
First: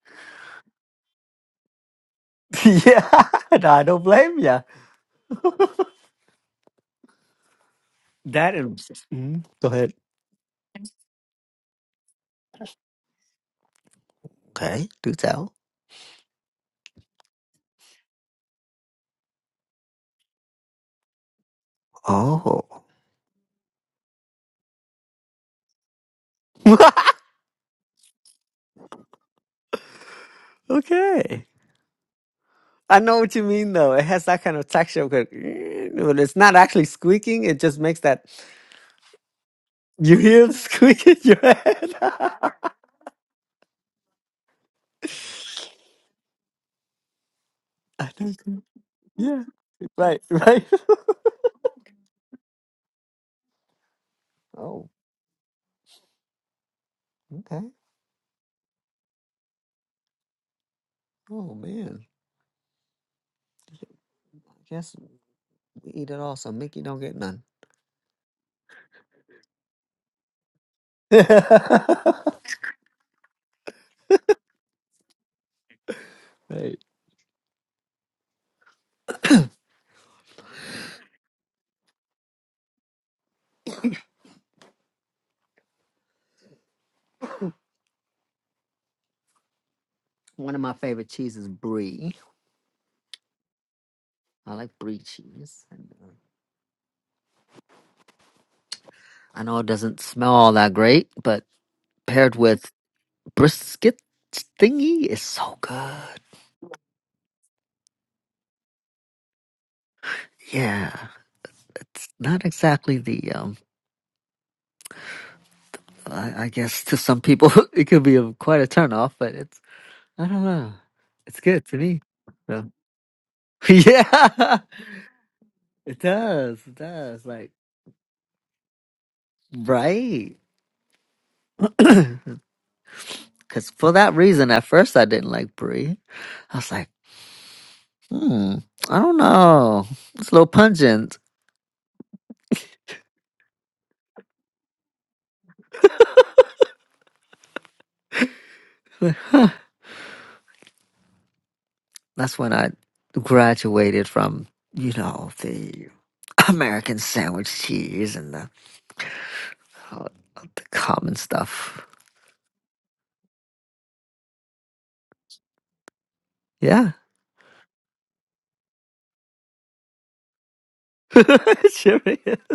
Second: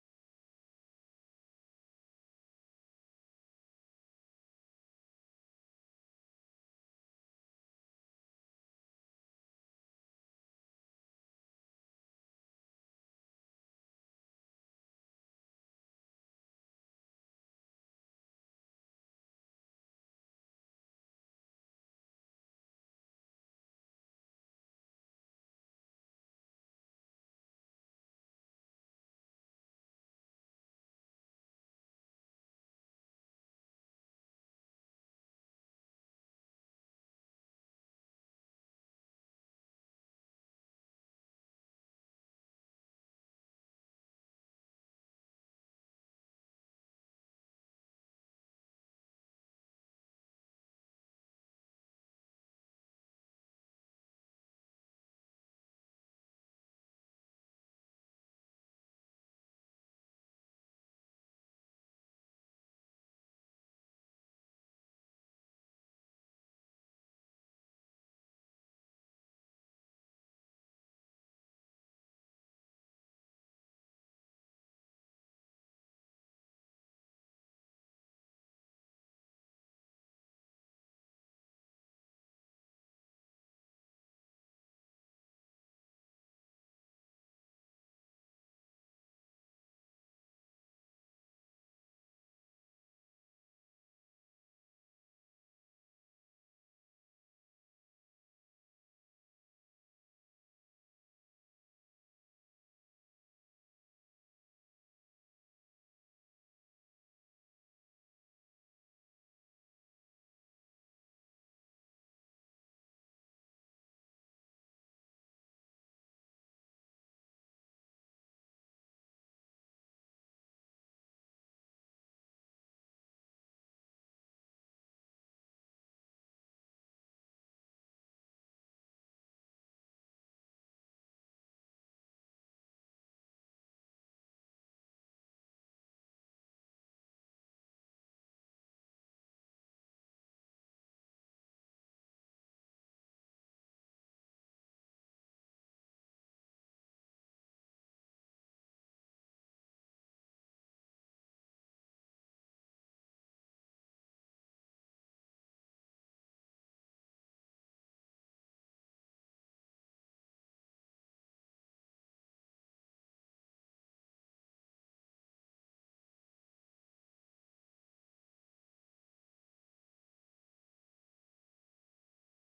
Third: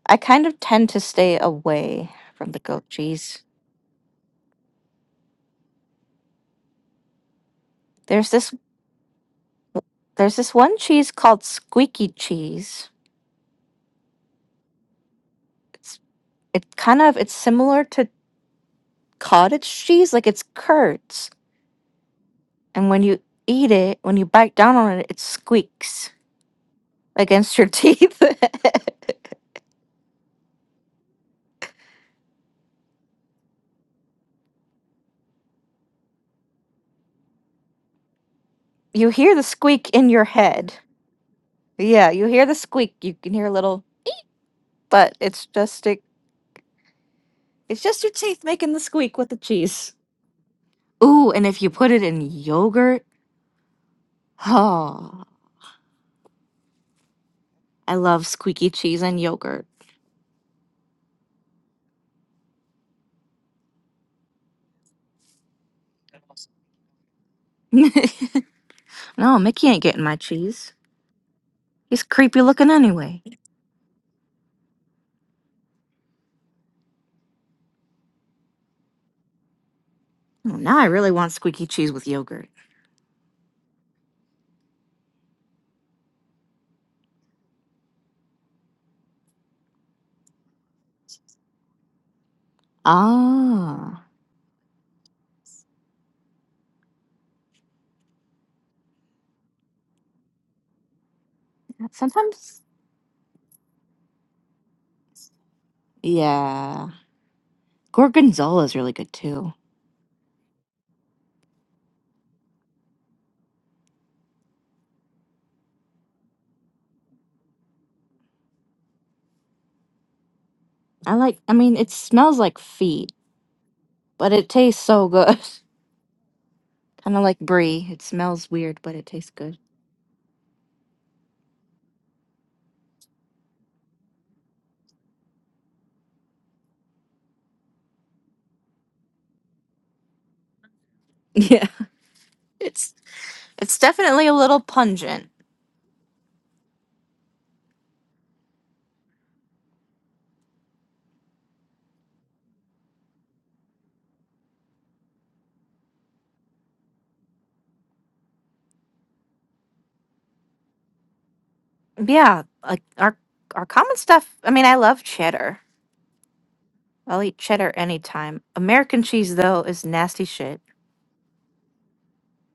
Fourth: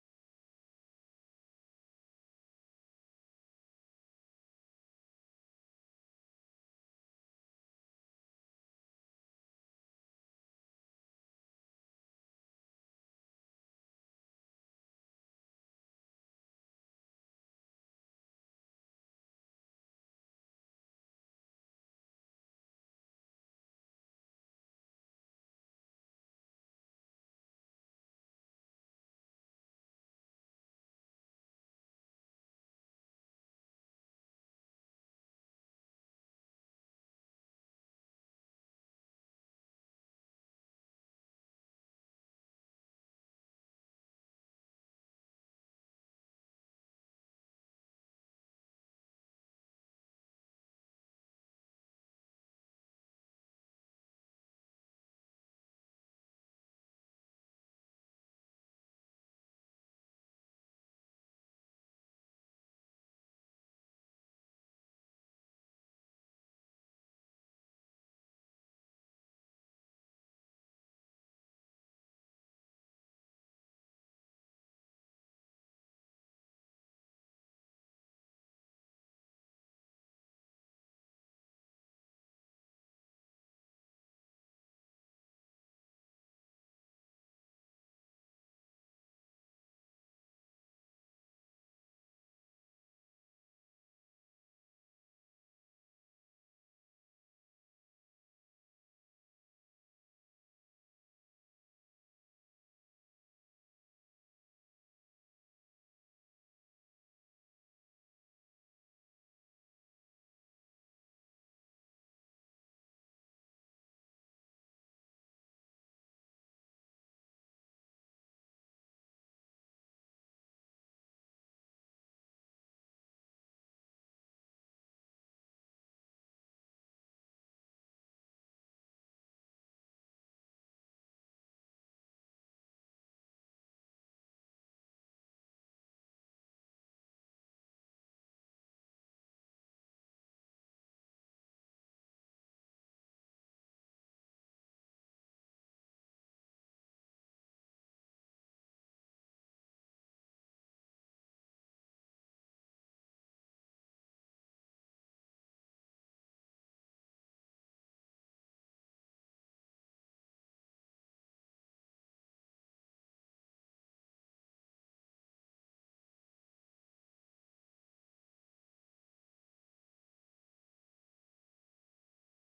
Speaker 1: I kind of tend to stay away from the goat
Speaker 2: yeah,
Speaker 1: cheese.
Speaker 2: no, I don't blame ya.
Speaker 1: There's this
Speaker 2: That is. mm, go ahead.
Speaker 1: there's this one cheese called squeaky cheese.
Speaker 2: Okay, do tell.
Speaker 1: It's it kind of it's similar to cottage cheese, like it's curds
Speaker 2: Oh,
Speaker 1: And when you eat it, when you bite down on it, it squeaks against your teeth.
Speaker 2: okay. I know what you mean, though. It has that kind of texture, but but it's not actually squeaking. It just makes that
Speaker 1: you hear the squeak in
Speaker 2: you
Speaker 1: your
Speaker 2: hear the
Speaker 1: head.
Speaker 2: squeak in your head.
Speaker 1: Yeah, you hear the squeak. You can hear a little, but it's just it, it's just
Speaker 2: I
Speaker 1: your
Speaker 2: think,
Speaker 1: teeth
Speaker 2: so.
Speaker 1: making the squeak with the
Speaker 2: yeah,
Speaker 1: cheese.
Speaker 2: right, right.
Speaker 1: Ooh, and if you put it in yogurt,
Speaker 2: Oh,
Speaker 1: oh,
Speaker 2: okay.
Speaker 1: I love squeaky cheese and yogurt.
Speaker 2: Oh man, I guess we eat it all, so Mickey don't get none.
Speaker 1: no, Mickey ain't getting my cheese.
Speaker 2: right.
Speaker 1: He's creepy looking anyway. Oh, now I really want squeaky cheese with yogurt.
Speaker 2: One of my favorite cheeses, brie.
Speaker 1: Ah,
Speaker 2: I like brie cheese. I know it doesn't smell all that great, but paired
Speaker 1: sometimes,
Speaker 2: with brisket thingy is so good.
Speaker 1: yeah. Gorgonzola is really good too.
Speaker 2: Yeah, it's not exactly the um. I, I guess to some people it could be a, quite a turnoff, but it's I don't know.
Speaker 1: I like.
Speaker 2: It's
Speaker 1: I
Speaker 2: good
Speaker 1: mean,
Speaker 2: to
Speaker 1: it
Speaker 2: me.
Speaker 1: smells like
Speaker 2: So
Speaker 1: feet, but it
Speaker 2: yeah,
Speaker 1: tastes so good.
Speaker 2: it does. It
Speaker 1: kind of
Speaker 2: does.
Speaker 1: like
Speaker 2: Like
Speaker 1: brie. It smells weird, but it tastes good.
Speaker 2: right. Because for that reason, at first I didn't like brie. I was like, hmm, I don't know. It's a little pungent.
Speaker 1: Yeah, it's it's definitely a little pungent.
Speaker 2: That's when I graduated from, you know, the American sandwich cheese and the, all the common stuff.
Speaker 1: Yeah, like our our common stuff. I mean, I love cheddar.
Speaker 2: Yeah.
Speaker 1: I'll eat cheddar anytime. American cheese though is nasty shit.
Speaker 2: it sure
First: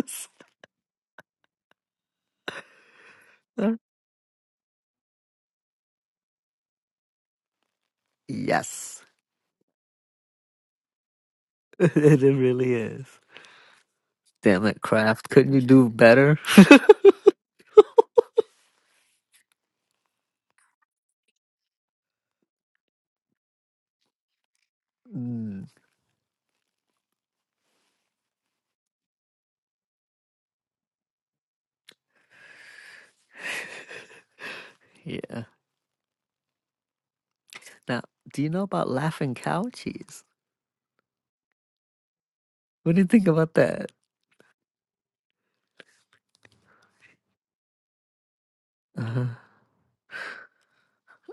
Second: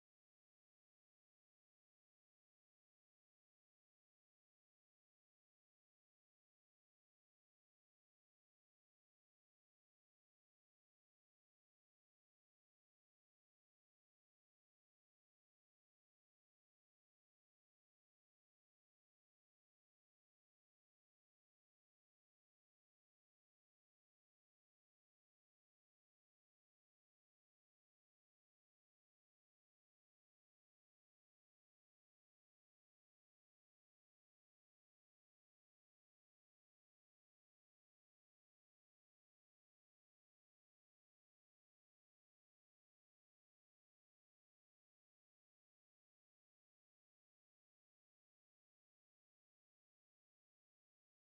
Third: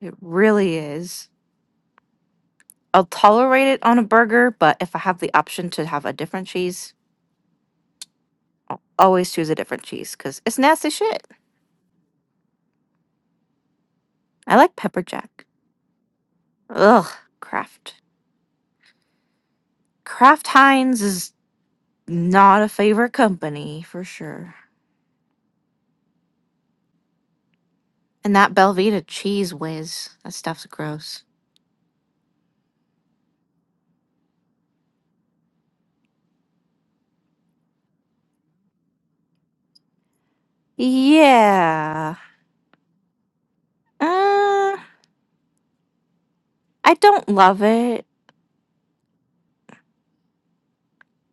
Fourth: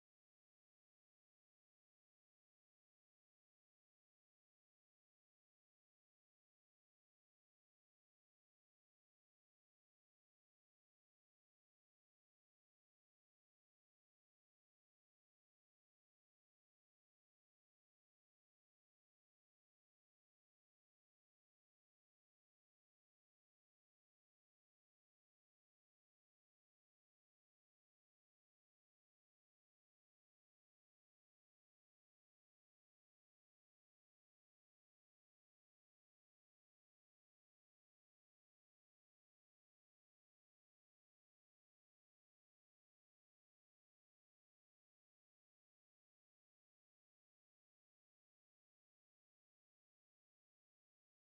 Speaker 1: It really is. I'll tolerate it on a burger, but if I have the option to have a different cheese,
Speaker 2: Yes.
Speaker 1: always choose a different cheese because it's nasty shit.
Speaker 2: it really is.
Speaker 1: I
Speaker 2: Damn
Speaker 1: like
Speaker 2: it,
Speaker 1: pepper
Speaker 2: Kraft.
Speaker 1: jack.
Speaker 2: Couldn't you do better?
Speaker 1: Ugh, Kraft. Kraft Heinz is not a favorite company for sure.
Speaker 2: Mm,
Speaker 1: And that Belvita cheese whiz, that stuff's gross.
Speaker 2: yeah. Now, do you know about laughing cow cheese?
Speaker 1: Yeah.
Speaker 2: What do you think about that?
Speaker 1: Uh, I don't love it.
Speaker 2: Uh,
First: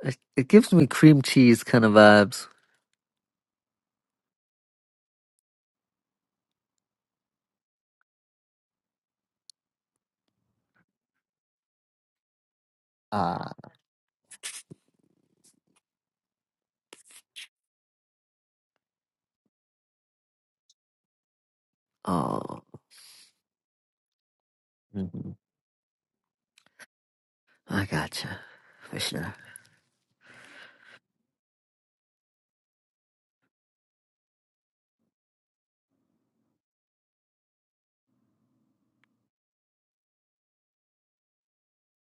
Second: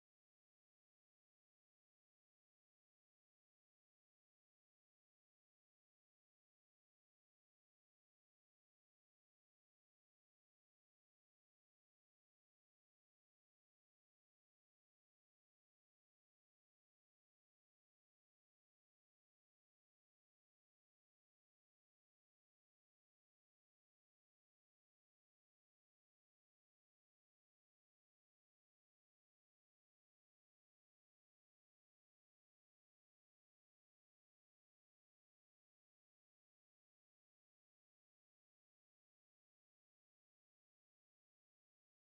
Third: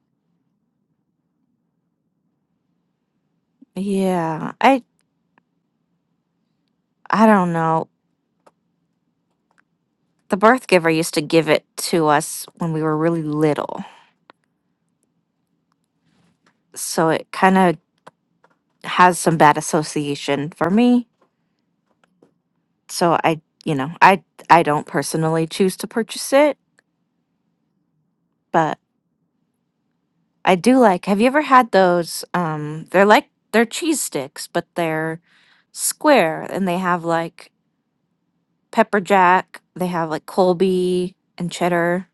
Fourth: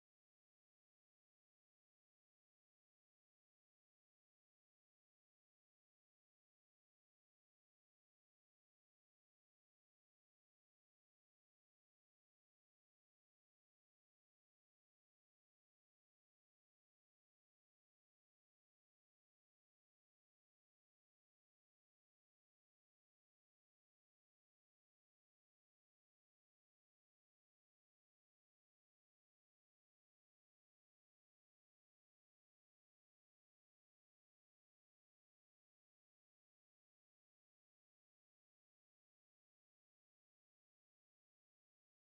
Speaker 2: it, it gives me cream cheese kind of vibes.
Speaker 1: Yeah. I I don't know. The birth giver used to give it to us when we were really
Speaker 2: Ah.
Speaker 1: little. So it kind of has some bad association for me.
Speaker 2: oh.
Speaker 1: So I, you know, I I don't
Speaker 2: hmm
Speaker 1: personally choose to purchase it,
Speaker 2: I gotcha.
Speaker 1: but
Speaker 2: For sure.
Speaker 1: I do like. Have you ever had those? Um, they're like they're cheese sticks, but they're square, and they have like pepper jack. They have like Colby and cheddar.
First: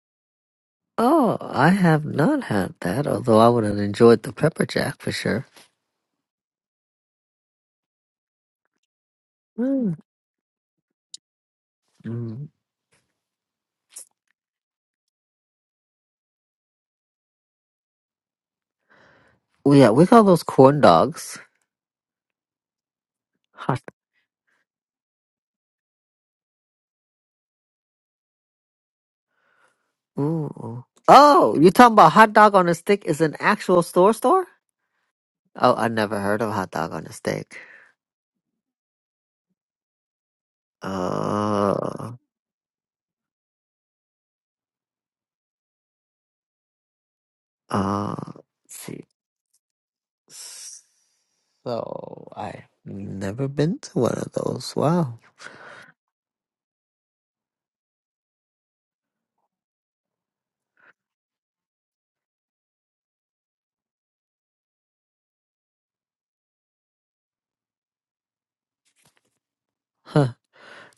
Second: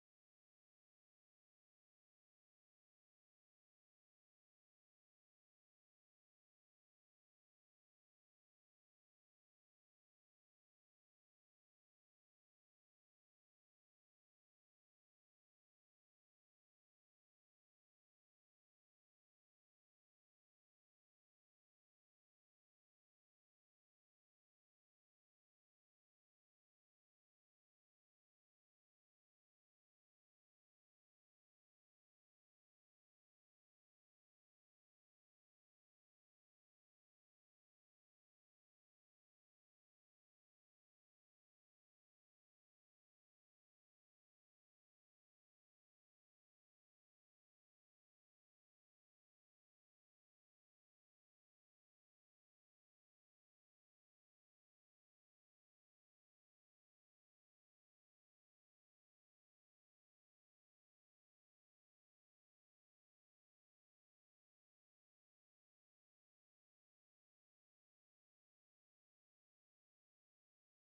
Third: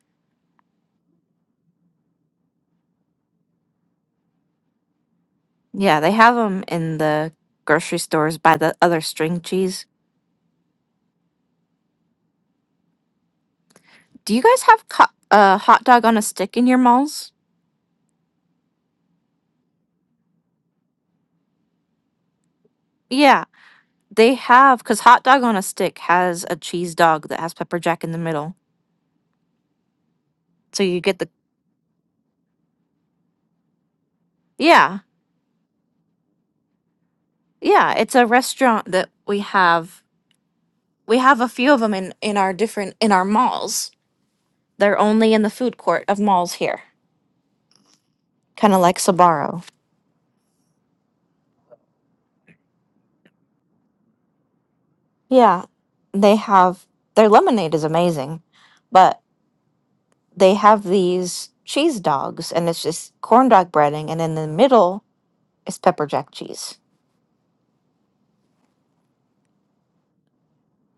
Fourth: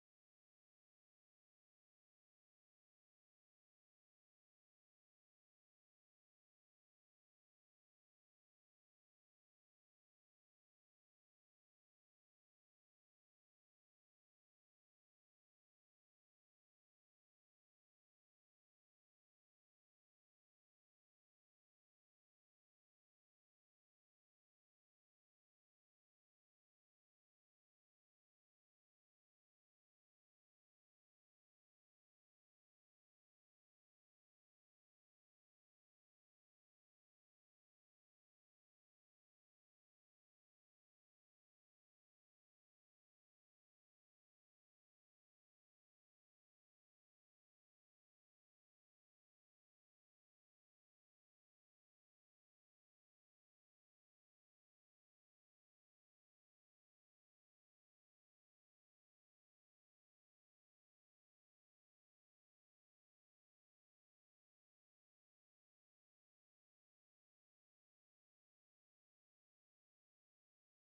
Speaker 2: Oh, I have not had that, although I would have enjoyed the pepper jack for sure.
Speaker 1: Yeah, they have them in the grocery stores by the other string cheese.
Speaker 2: Mm. Mm.
Speaker 1: Do you guys have co- uh, hot dog on a stick in your malls?
Speaker 2: Well, Yeah, we call those corn dogs.
Speaker 1: Yeah,
Speaker 2: Hot.
Speaker 1: they have because hot dog on a stick has a cheese dog that has pepper jack in the middle. So
Speaker 2: Ooh.
Speaker 1: you get the
Speaker 2: Oh, you talking about hot dog on a stick is an actual store store?
Speaker 1: yeah,
Speaker 2: Oh, I never heard of hot dog on a stick.
Speaker 1: yeah. It's a restaurant that we have We have a few of them
Speaker 2: Uh,
Speaker 1: in in our different in our malls. They're only in the food court of malls here,
Speaker 2: uh, let's
Speaker 1: kind of like
Speaker 2: see.
Speaker 1: Sabaro.
Speaker 2: So, I've never been to one of those. Wow.
Speaker 1: Yeah, they have their lemonade is amazing, but they have these cheese dogs, and it's just corn dog breading, and in the middle is pepper jack cheese.
Speaker 2: Huh.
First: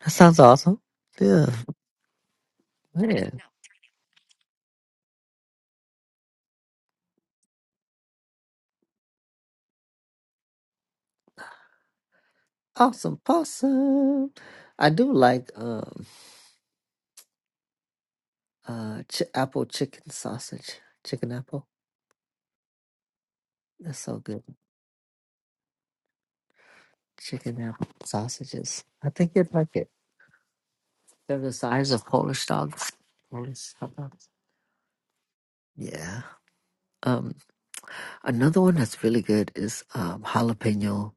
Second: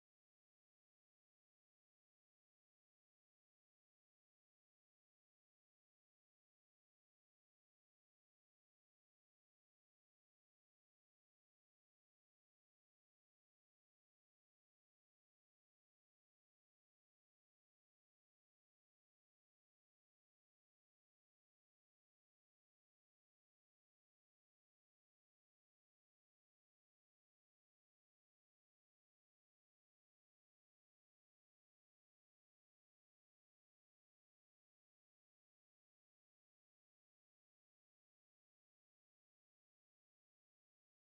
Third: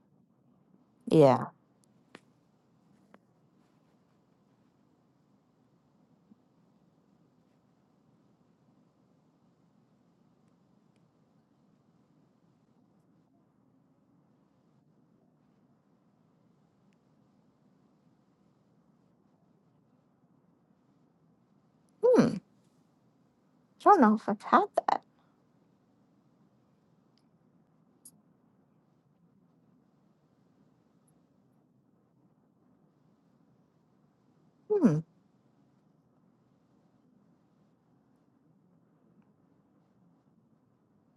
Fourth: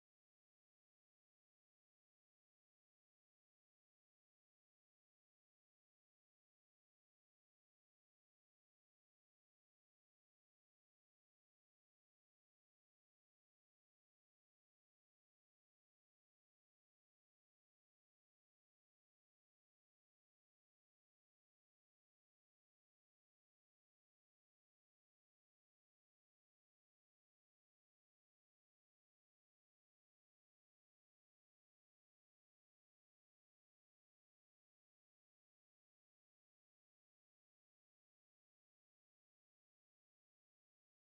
Speaker 2: That sounds awesome.
Speaker 1: Yeah.
Speaker 2: Yeah. Man. Awesome possum. I do like um uh ch- apple chicken sausage. Chicken apple.
Speaker 1: Hmm. I
Speaker 2: That's
Speaker 1: don't know
Speaker 2: so
Speaker 1: if I've
Speaker 2: good.
Speaker 1: had that.
Speaker 2: Chicken apple sausages. I think you'd like it. They're the size of Polish dogs. Polish hot dogs.
Speaker 1: Hmm.
Speaker 2: Yeah. Um another one that's really good is um jalapeno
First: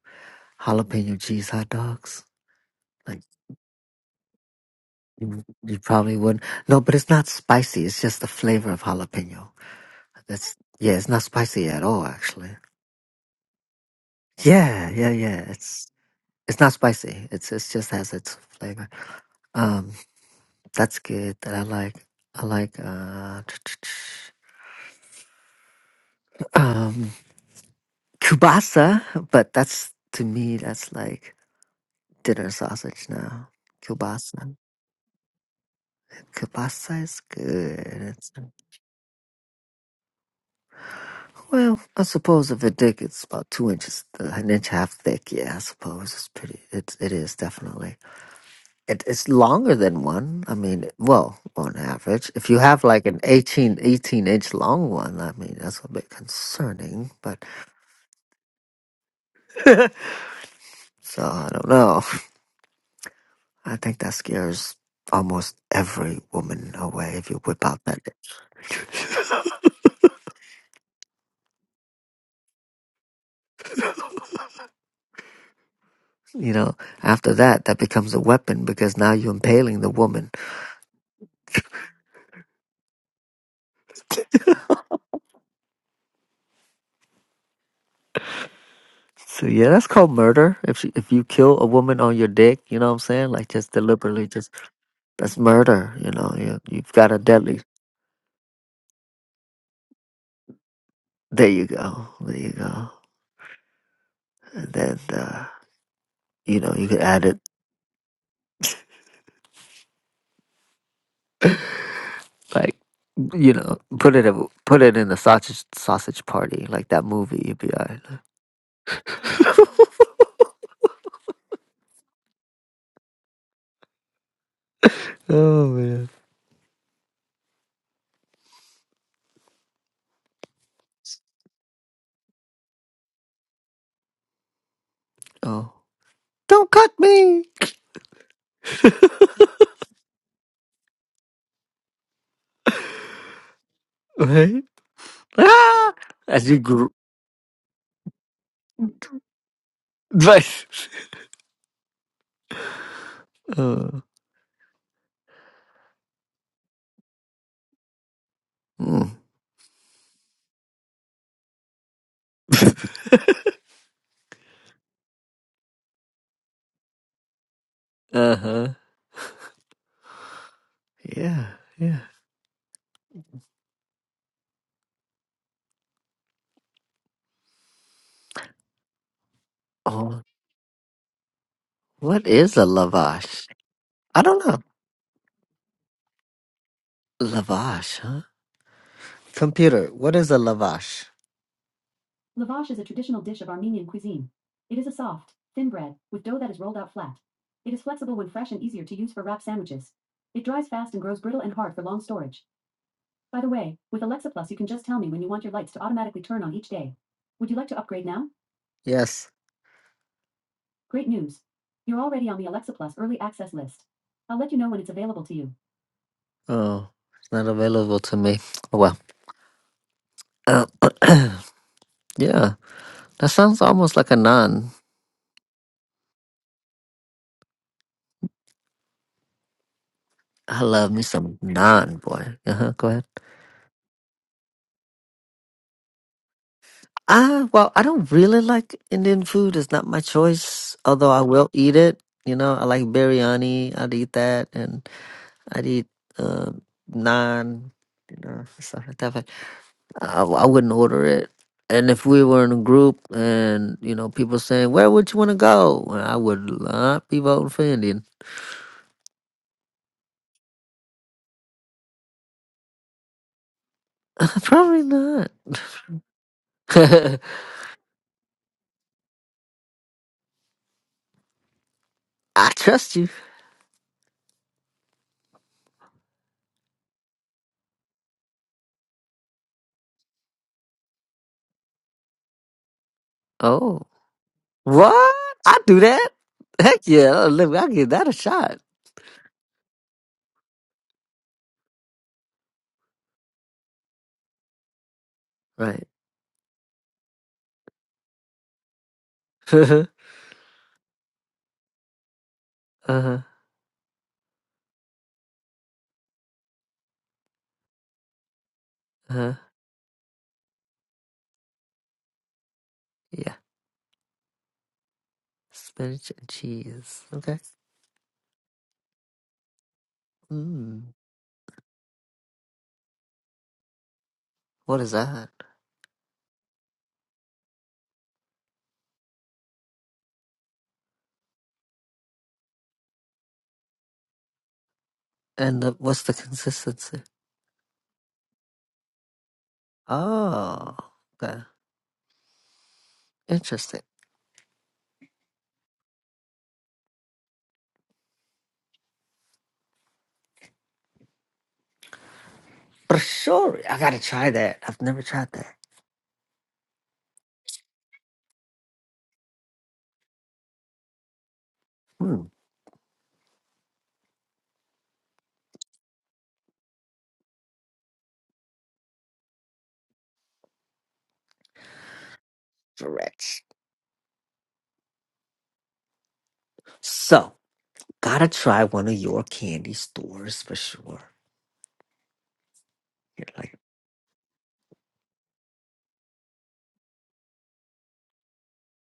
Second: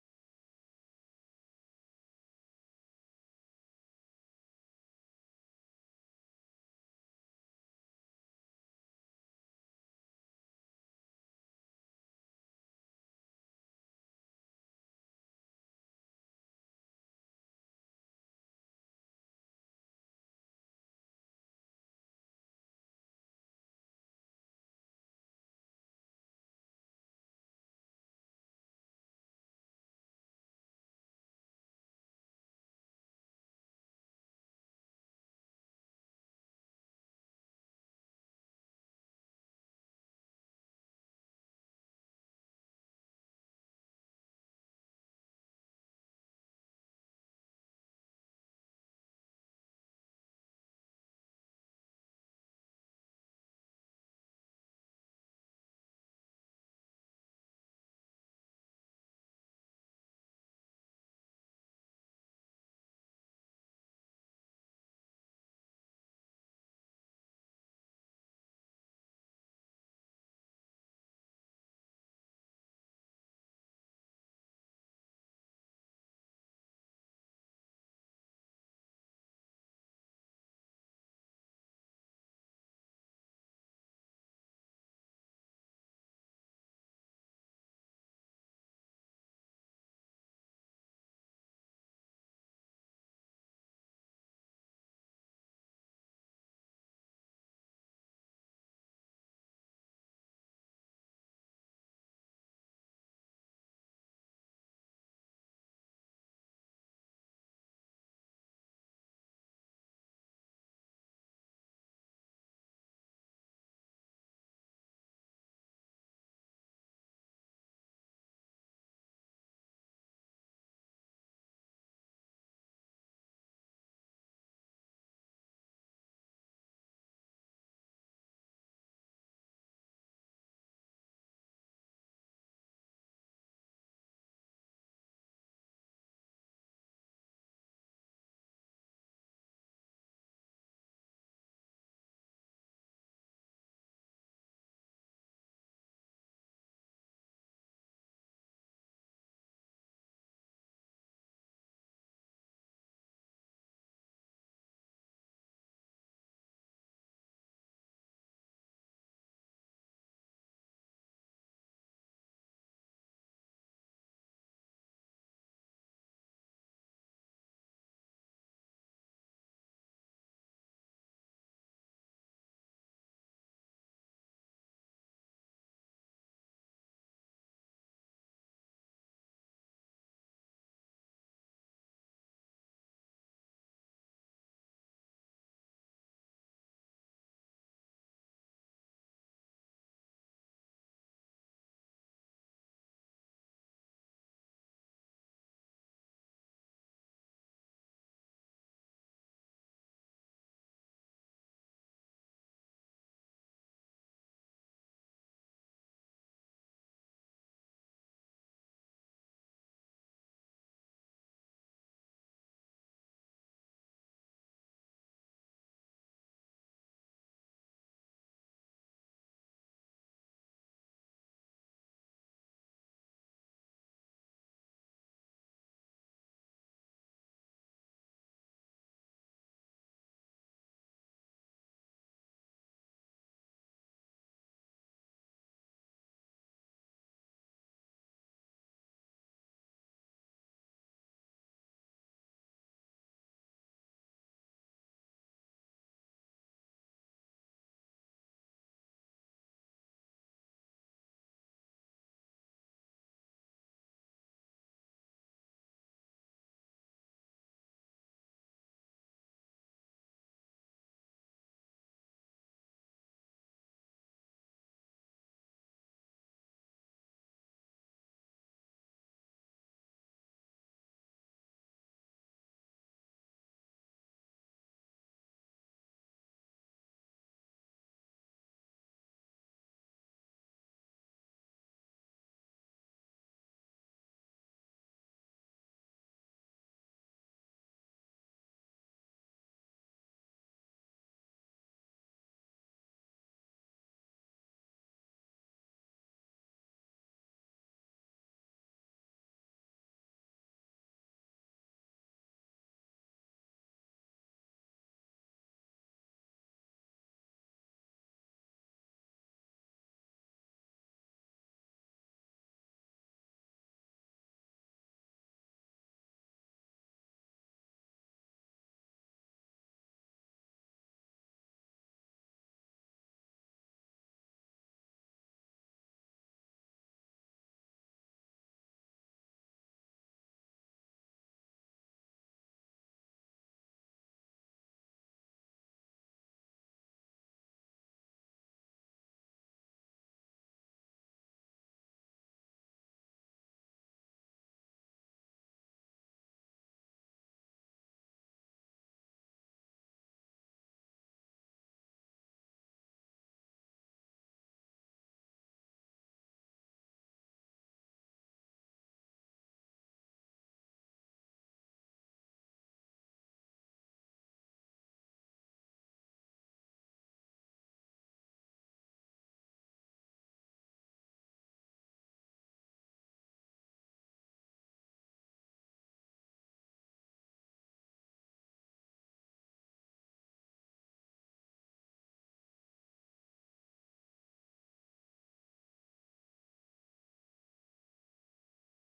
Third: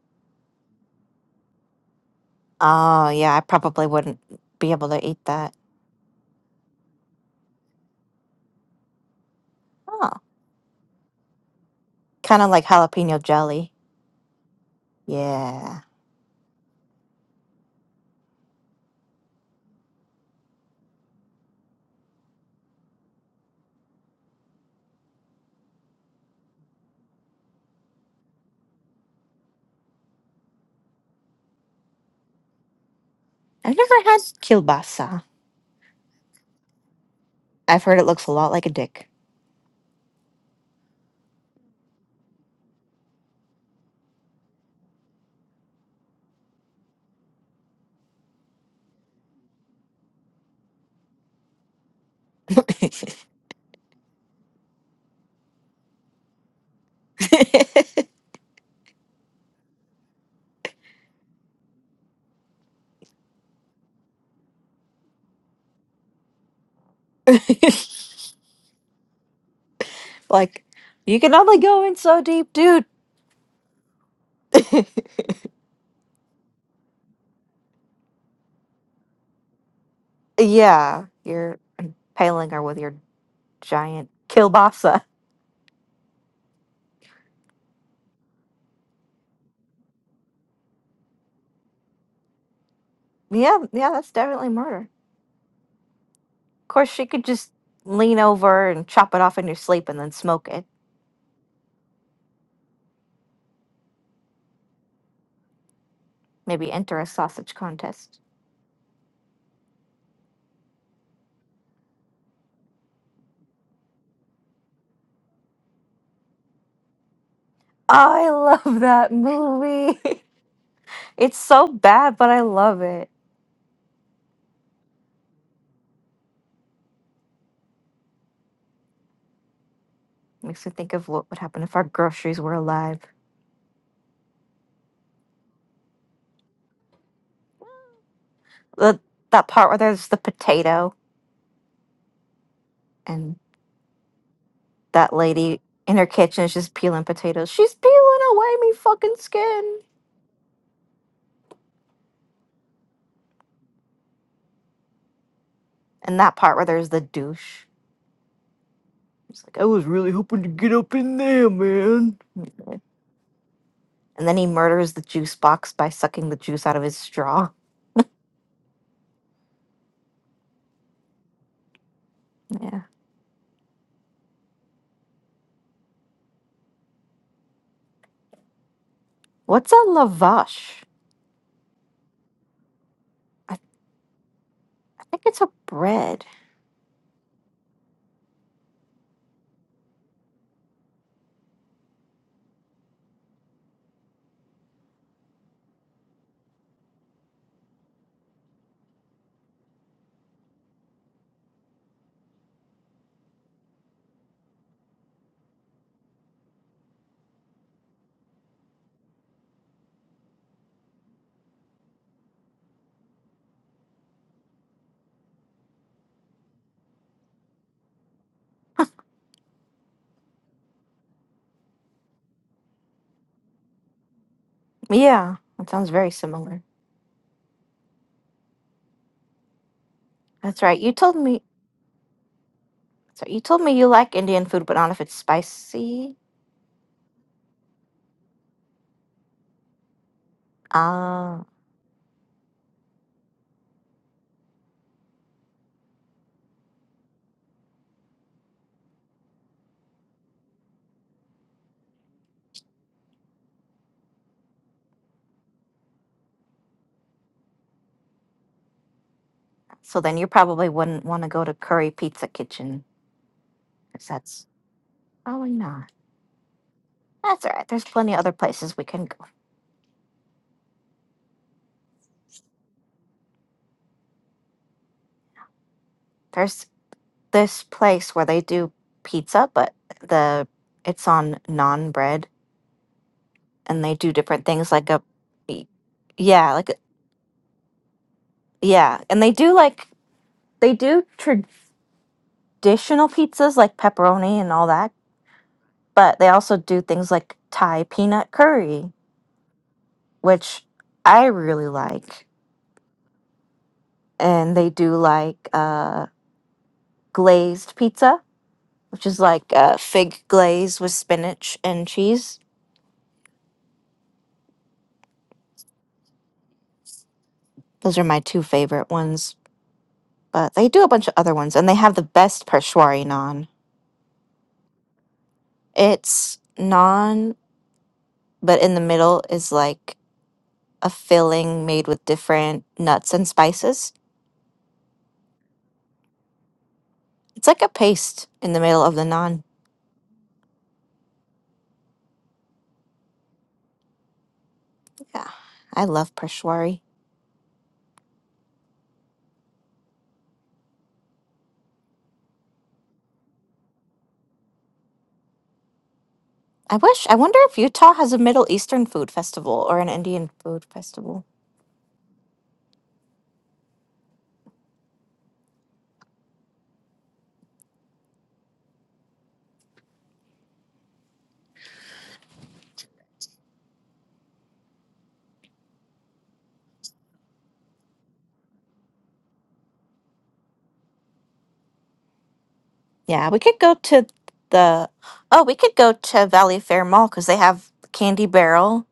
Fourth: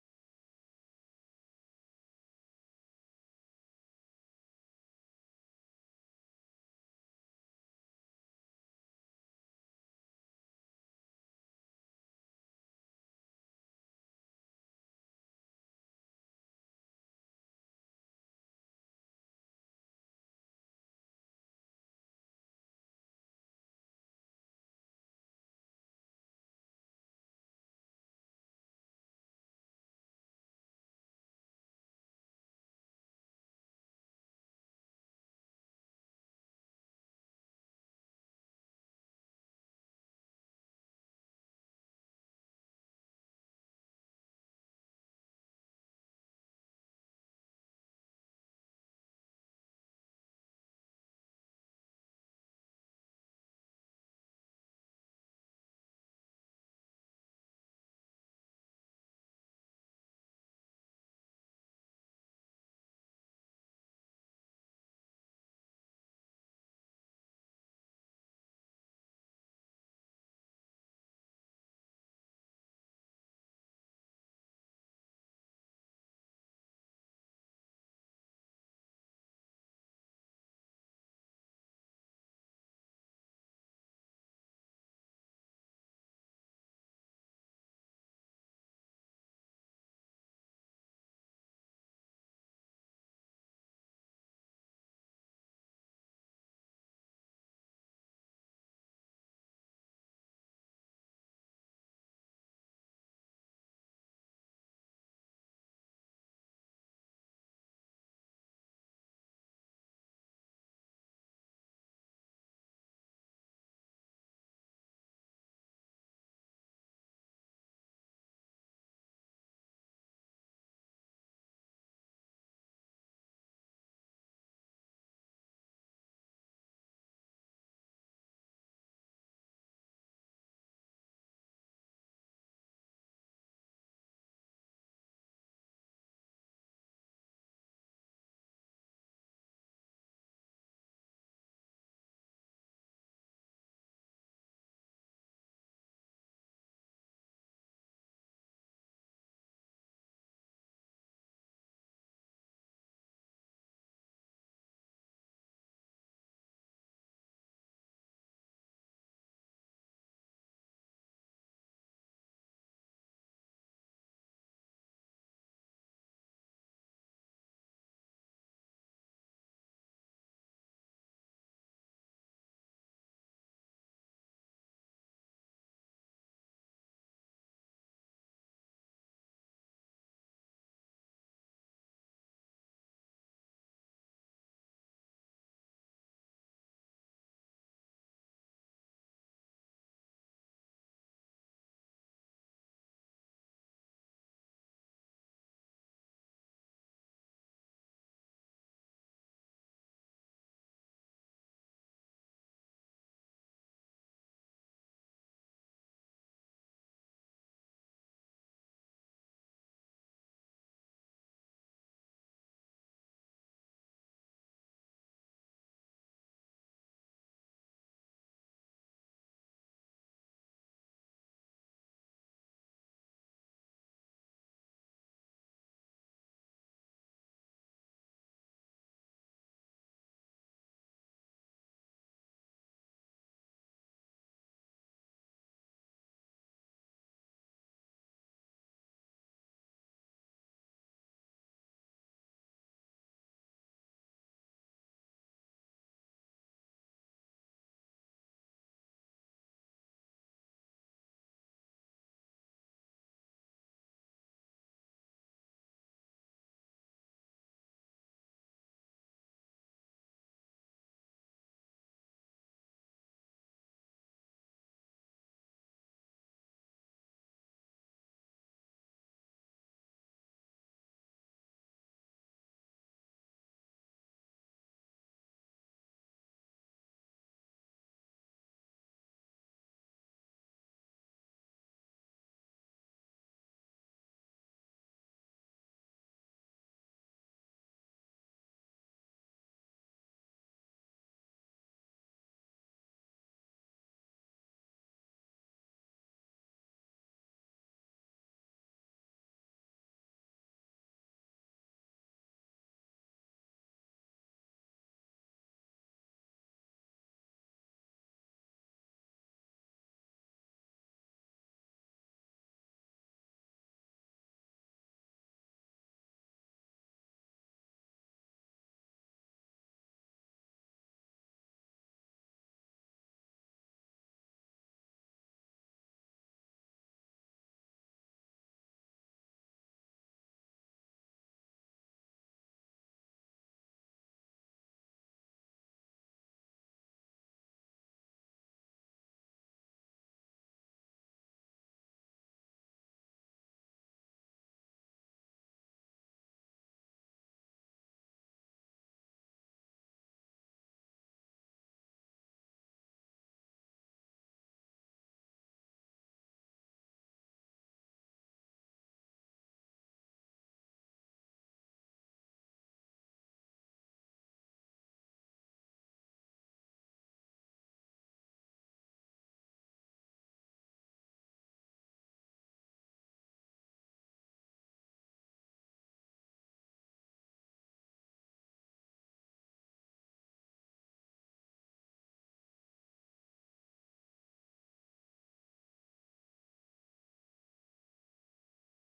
Speaker 2: jalapeno cheese hot dogs.
Speaker 1: Oh
Speaker 2: Like
Speaker 1: yeah, I probably wouldn't be able to eat
Speaker 2: you,
Speaker 1: that.
Speaker 2: you probably wouldn't no, but it's not spicy, it's just the flavor of jalapeno.
Speaker 1: Oh,
Speaker 2: That's yeah, it's not spicy at all
Speaker 1: kind
Speaker 2: actually.
Speaker 1: of like jalapeno jelly.
Speaker 2: Yeah, yeah, yeah.
Speaker 1: Yeah.
Speaker 2: It's it's not spicy. It's it's just has its flavor. Um, that's good. That I like. I like uh, um, kielbasa, but that's to me that's like dinner sausage now.
Speaker 1: I've never had
Speaker 2: Kielbasa,
Speaker 1: kielbasa.
Speaker 2: kielbasa is
Speaker 1: I've heard it
Speaker 2: good.
Speaker 1: looks
Speaker 2: It's,
Speaker 1: a lot like a dick.
Speaker 2: well, I suppose if it thick, it's about two inches, an inch and a half thick. Yeah, I suppose it's pretty. It's it is definitely. it, it's longer than one. I mean, well, on average, if you have like an 18, 18 inch long one, I mean, that's a bit concerning, but so I don't know. I think that scares almost every woman away if you whip out that. itch.
Speaker 1: like, you can only go in so deep, dude.
Speaker 2: You know, after that, that becomes a weapon because now you're impaling the woman.
Speaker 1: yeah, your Palinger with your giant kielbasa.
Speaker 2: So yeah, that's called murder. If she, if you kill a woman on your dick, you know what I'm saying? Like
Speaker 1: Yeah,
Speaker 2: just
Speaker 1: yeah, that's
Speaker 2: deliberately,
Speaker 1: definitely
Speaker 2: just
Speaker 1: murder.
Speaker 2: that's murder. You know, you
Speaker 1: Of course,
Speaker 2: you've
Speaker 1: she
Speaker 2: got a
Speaker 1: could just
Speaker 2: deadly
Speaker 1: lean over and chop it off in your sleep and then smoke it.
Speaker 2: There you go. There you go. And then uh, you
Speaker 1: Maybe
Speaker 2: know you
Speaker 1: enter
Speaker 2: could
Speaker 1: a
Speaker 2: add it
Speaker 1: sausage contest.
Speaker 2: like you know put it in- put it in the sausage sausage party like that movie. You'd be alright.
Speaker 1: I love that movie. it's so bad, but I love it.
Speaker 2: oh man.
Speaker 1: Makes me think of what would happen if our groceries were alive.
Speaker 2: Oh, don't cut me.
Speaker 1: the that part where there's the potato and
Speaker 2: Right.
Speaker 1: that lady
Speaker 2: Ah!
Speaker 1: in her kitchen
Speaker 2: As
Speaker 1: is
Speaker 2: you
Speaker 1: just
Speaker 2: grew.
Speaker 1: peeling potatoes. She's peeling away me fucking skin.
Speaker 2: Right. Uh,
Speaker 1: And that part where there's the douche.
Speaker 2: mm.
Speaker 1: He's like I was really hoping to get up in there, man. And then he murders the juice box by sucking the juice out of his straw.
Speaker 2: uh huh. Yeah. Yeah.
Speaker 1: Yeah. What's a
Speaker 2: Oh,
Speaker 1: lavash?
Speaker 2: what is a lavash?
Speaker 1: I,
Speaker 2: I don't know.
Speaker 1: I think it's a bread.
Speaker 2: Lavash, huh? Computer. What is a lavash? Lavash is a traditional dish of Armenian cuisine. It is a soft, thin bread, with dough that is rolled out flat. It is flexible when fresh and easier to use for wrap sandwiches. It dries fast and grows brittle and hard for long storage. By the way, with Alexa Plus, you can just tell me when you want your lights to automatically turn on each day. Would you like to upgrade now? Yes. Great news. You're already on the Alexa Plus early access list. I'll let you know when it's available to you. Oh, it's not available to me. Well, uh, yeah, that sounds almost like a naan.
Speaker 1: Yeah, that sounds very similar. That's
Speaker 2: I
Speaker 1: right.
Speaker 2: love
Speaker 1: You
Speaker 2: me
Speaker 1: told
Speaker 2: some
Speaker 1: me.
Speaker 2: naan, boy. Uh huh. Go ahead.
Speaker 1: Sorry, you told me you like Indian food, but not if it's spicy.
Speaker 2: Ah, well, I don't really like Indian food. It's not my choice, although I
Speaker 1: Ah.
Speaker 2: will eat it. You know, I like biryani. I'd eat that, and I'd eat uh, naan. You know, stuff like that. But I, I wouldn't order it. And if we were in a group, and you know, people saying, "Where would you want to go?" Well, I would not be voting for Indian.
Speaker 1: So then you probably wouldn't want to go to Curry Pizza Kitchen because that's
Speaker 2: Probably not.
Speaker 1: probably not. That's all right. There's plenty of other places we can go.
Speaker 2: I trust you.
Speaker 1: There's this place where they do pizza, but the it's on non bread
Speaker 2: Oh.
Speaker 1: and they do different things like a
Speaker 2: What? I
Speaker 1: y-
Speaker 2: do that?
Speaker 1: yeah, like a-
Speaker 2: Heck yeah! I'll live- I'll give that a shot.
Speaker 1: yeah, and they do like they do traditional pizzas like pepperoni and all that,
Speaker 2: Right.
Speaker 1: but they also do things like Thai peanut curry,
Speaker 2: uh
Speaker 1: which I really like.
Speaker 2: huh.
Speaker 1: And they do like uh glazed pizza, which
Speaker 2: Uh
Speaker 1: is
Speaker 2: huh.
Speaker 1: like uh, fig glaze with spinach and cheese.
Speaker 2: Yeah. Spinach and cheese. Okay.
Speaker 1: Those are my two favorite ones, but they do a
Speaker 2: Mm.
Speaker 1: bunch of other ones, and they have the best pershwari naan.
Speaker 2: What is that?
Speaker 1: It's naan, but in the middle is like a filling made with different nuts and spices.
Speaker 2: And the, what's the consistency?
Speaker 1: It's like a paste in the middle of the naan.
Speaker 2: Oh. Okay. Interesting.
Speaker 1: Yeah, I love pershwari.
Speaker 2: Brashori. I gotta try that. I've never tried that.
Speaker 1: I wish. I wonder if Utah has a Middle Eastern food festival or an Indian food festival.
Speaker 2: Hmm. Stretch. So gotta try one of your candy stores for sure. You're
Speaker 1: Yeah, we
Speaker 2: like,
Speaker 1: could go to the oh, we could go to Valley Fair Mall because they have Candy Barrel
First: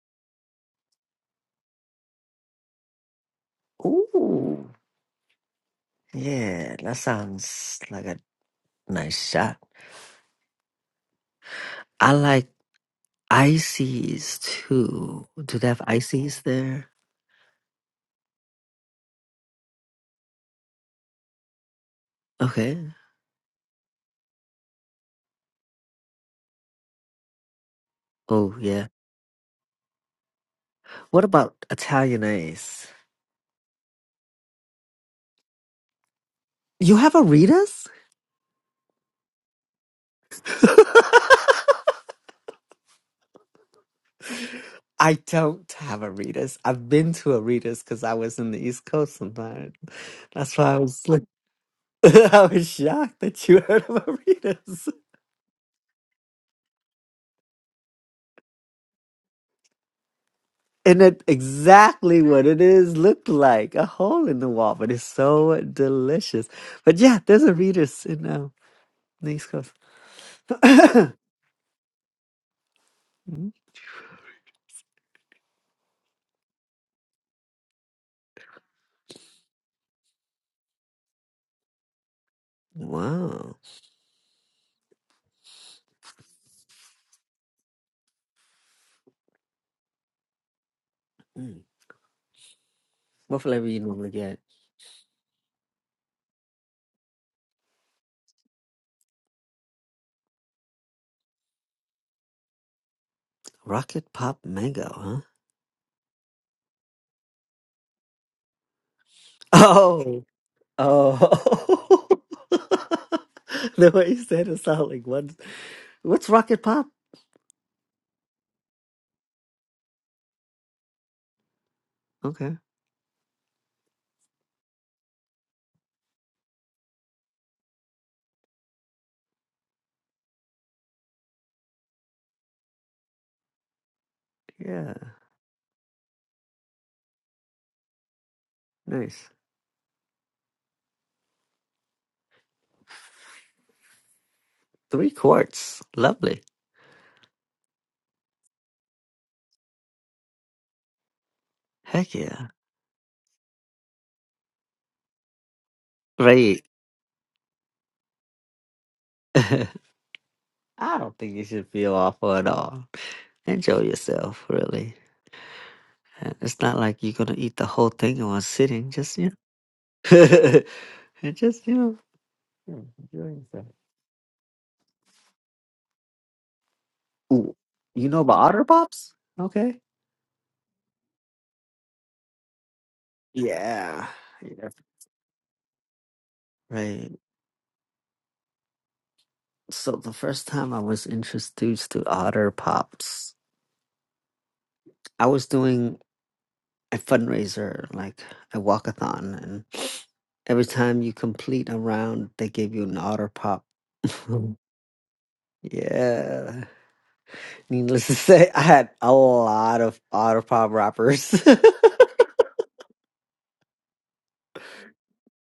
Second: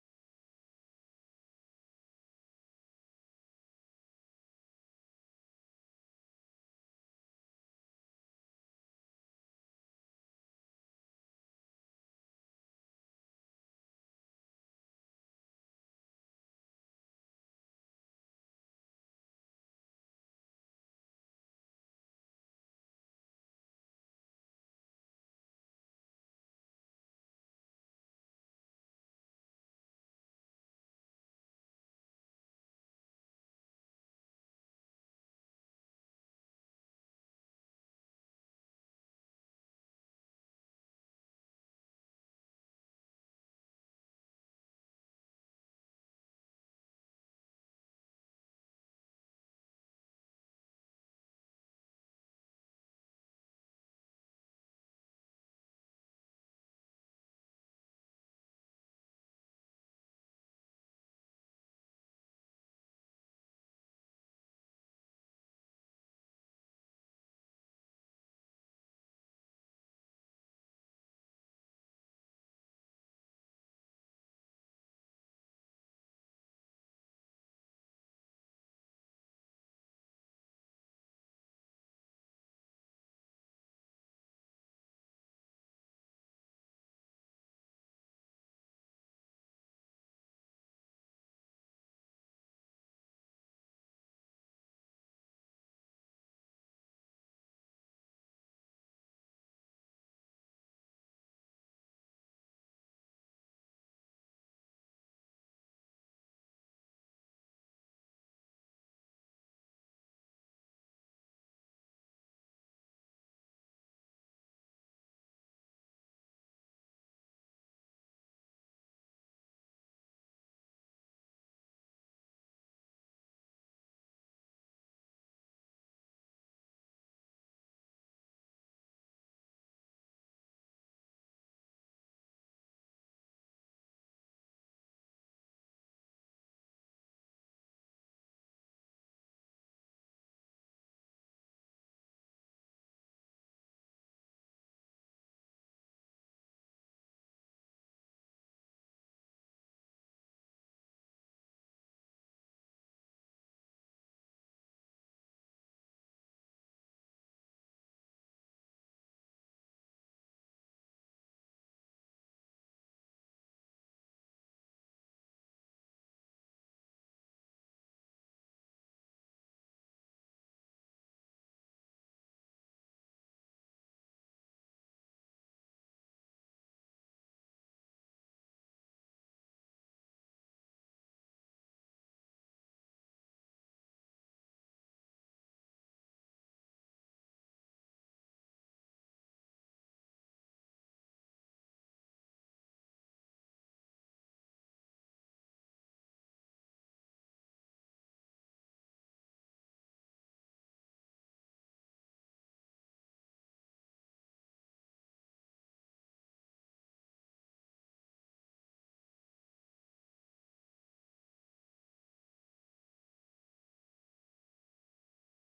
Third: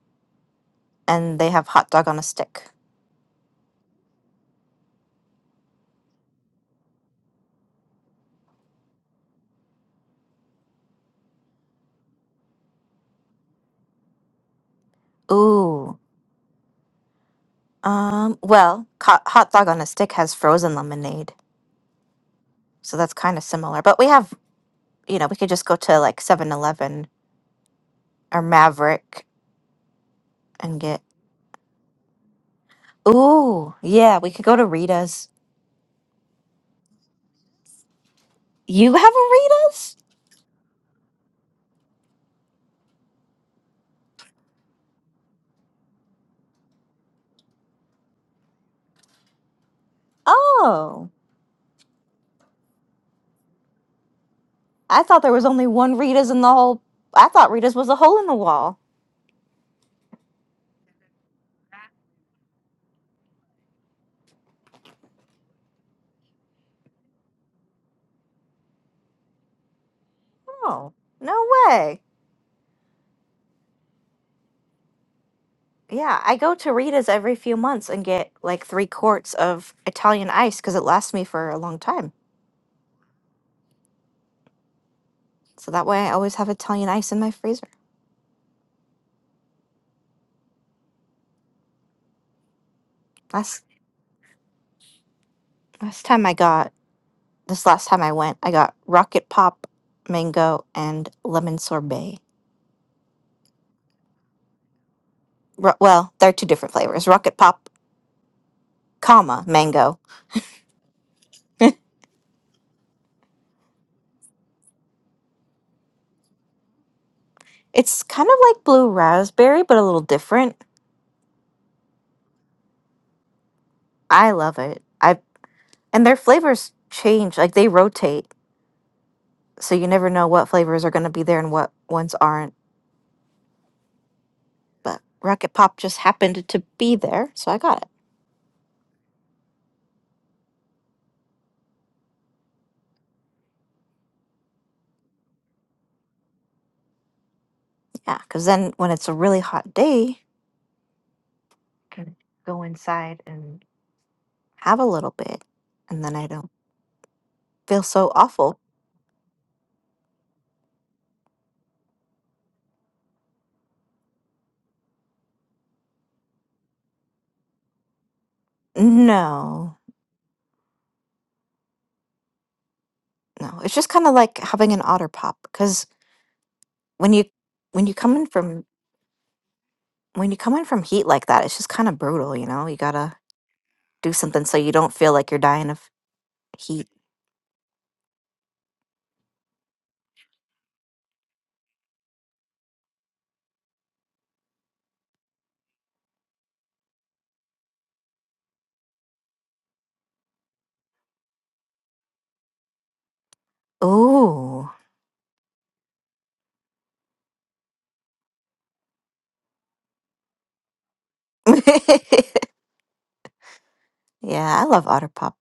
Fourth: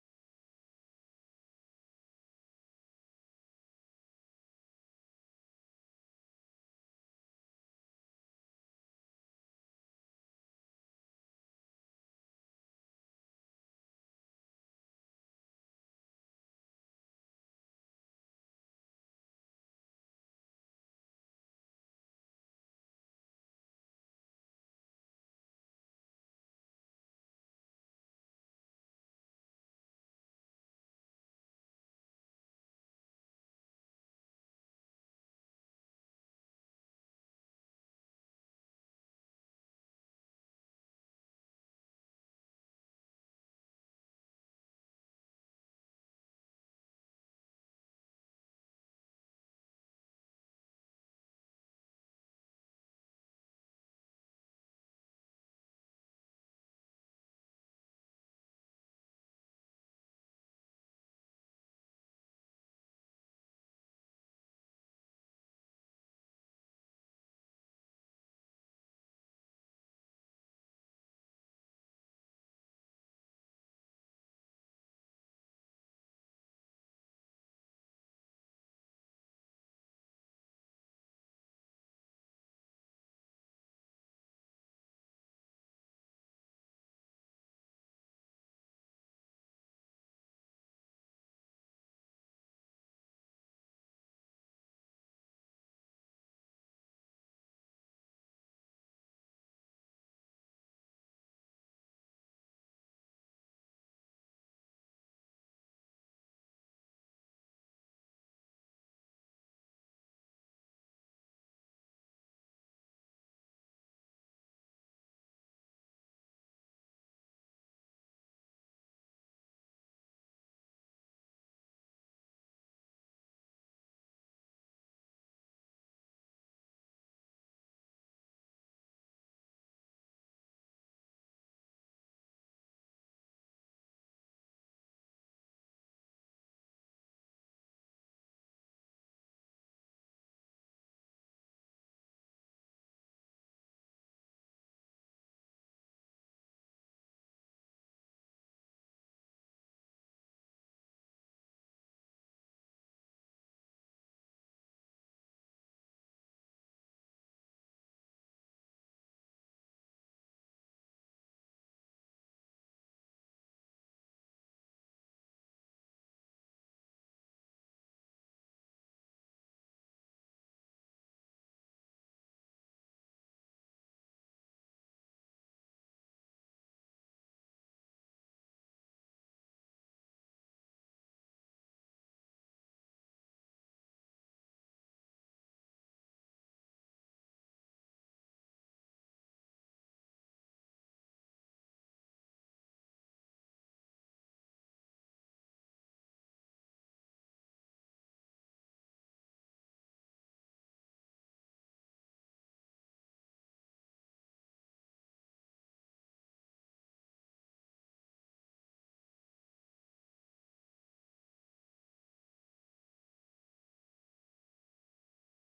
Speaker 1: and they have hot dog on a stick.
Speaker 2: ooh, yeah, that sounds like a nice shot. I like ices too. Do they have
Speaker 1: Ooh,
Speaker 2: ices there?
Speaker 1: um, well, co- hot dog on a stick has frozen lemonade,
Speaker 2: Okay.
Speaker 1: so that's kind of similar. But we have, you know, we could just go to like Seven Eleven or
Speaker 2: Oh yeah.
Speaker 1: Maverick and get.
Speaker 2: What about Italian ice?
Speaker 1: Ooh, yeah, we could go to Rita's.
Speaker 2: You have Aritas?
Speaker 1: You have a Rita's?
Speaker 2: I don't have Aritas. I've been to Aritas because I was in the East Coast sometimes. That's why I was
Speaker 1: Oh,
Speaker 2: like, I was shocked that you heard of Aritas.
Speaker 1: I thought there was only one Rita's in the whole. I thought Rita's was a hole in the wall.
Speaker 2: And it exactly what it is looked like a hole in the wall, but it's so delicious. But yeah, there's Aritas in uh, the East Coast.
Speaker 1: Oh, no way.
Speaker 2: Mm.
Speaker 1: Yeah, I go to Rita's every few months and get like three quarts of Italian ice because it lasts me for a long time.
Speaker 2: Wow.
Speaker 1: So that way I always have Italian ice in my freezer.
Speaker 2: Mm. What
Speaker 1: Last
Speaker 2: flavor you normally get?
Speaker 1: last time I got this last time I went, I got rocket pop, mango, and lemon sorbet.
Speaker 2: Rocket Pop Mango, huh?
Speaker 1: Ro- well, they're two different flavors. Rocket pop, comma, mango.
Speaker 2: Oh. Oh. the way you said it sounded like what? What's Rocket Pop?
Speaker 1: It's kind of like blue raspberry, but a little different.
Speaker 2: Okay.
Speaker 1: I love it. I and their flavors change, like they rotate, so you never know what flavors are going to be there and what ones aren't.
Speaker 2: Yeah.
Speaker 1: but Rocket Pop just happened to be there, so I got it.
Speaker 2: Nice. Three quarts. Lovely.
Speaker 1: Yeah, because then when it's a really hot day, you
Speaker 2: Heck
Speaker 1: can
Speaker 2: yeah.
Speaker 1: go inside and have a little bit, and then I don't
Speaker 2: Right.
Speaker 1: feel so awful.
Speaker 2: I don't think you should feel awful at all. Enjoy yourself, really. And It's not like you're gonna eat the whole thing in one sitting. Just you
Speaker 1: No,
Speaker 2: know, and just you know, yeah, enjoy
Speaker 1: no,
Speaker 2: yourself.
Speaker 1: it's just kind of like having an otter pop because when you
Speaker 2: Ooh,
Speaker 1: when you
Speaker 2: you
Speaker 1: come
Speaker 2: know
Speaker 1: in
Speaker 2: about Otter
Speaker 1: from
Speaker 2: Pops? Okay.
Speaker 1: when you come in from heat like that, it's just kind of brutal, you know. You gotta
Speaker 2: Yeah.
Speaker 1: do something so
Speaker 2: Yeah.
Speaker 1: you don't feel like you're dying of heat.
Speaker 2: Right. So the first time I was introduced to Otter Pops, I was doing a fundraiser, like a walkathon, and every time you complete a round, they give you an Otter Pop.
Speaker 1: Ooh,
Speaker 2: yeah. Needless to say, I had a lot of Otter Pop wrappers. it
Speaker 1: yeah, I love otter pop.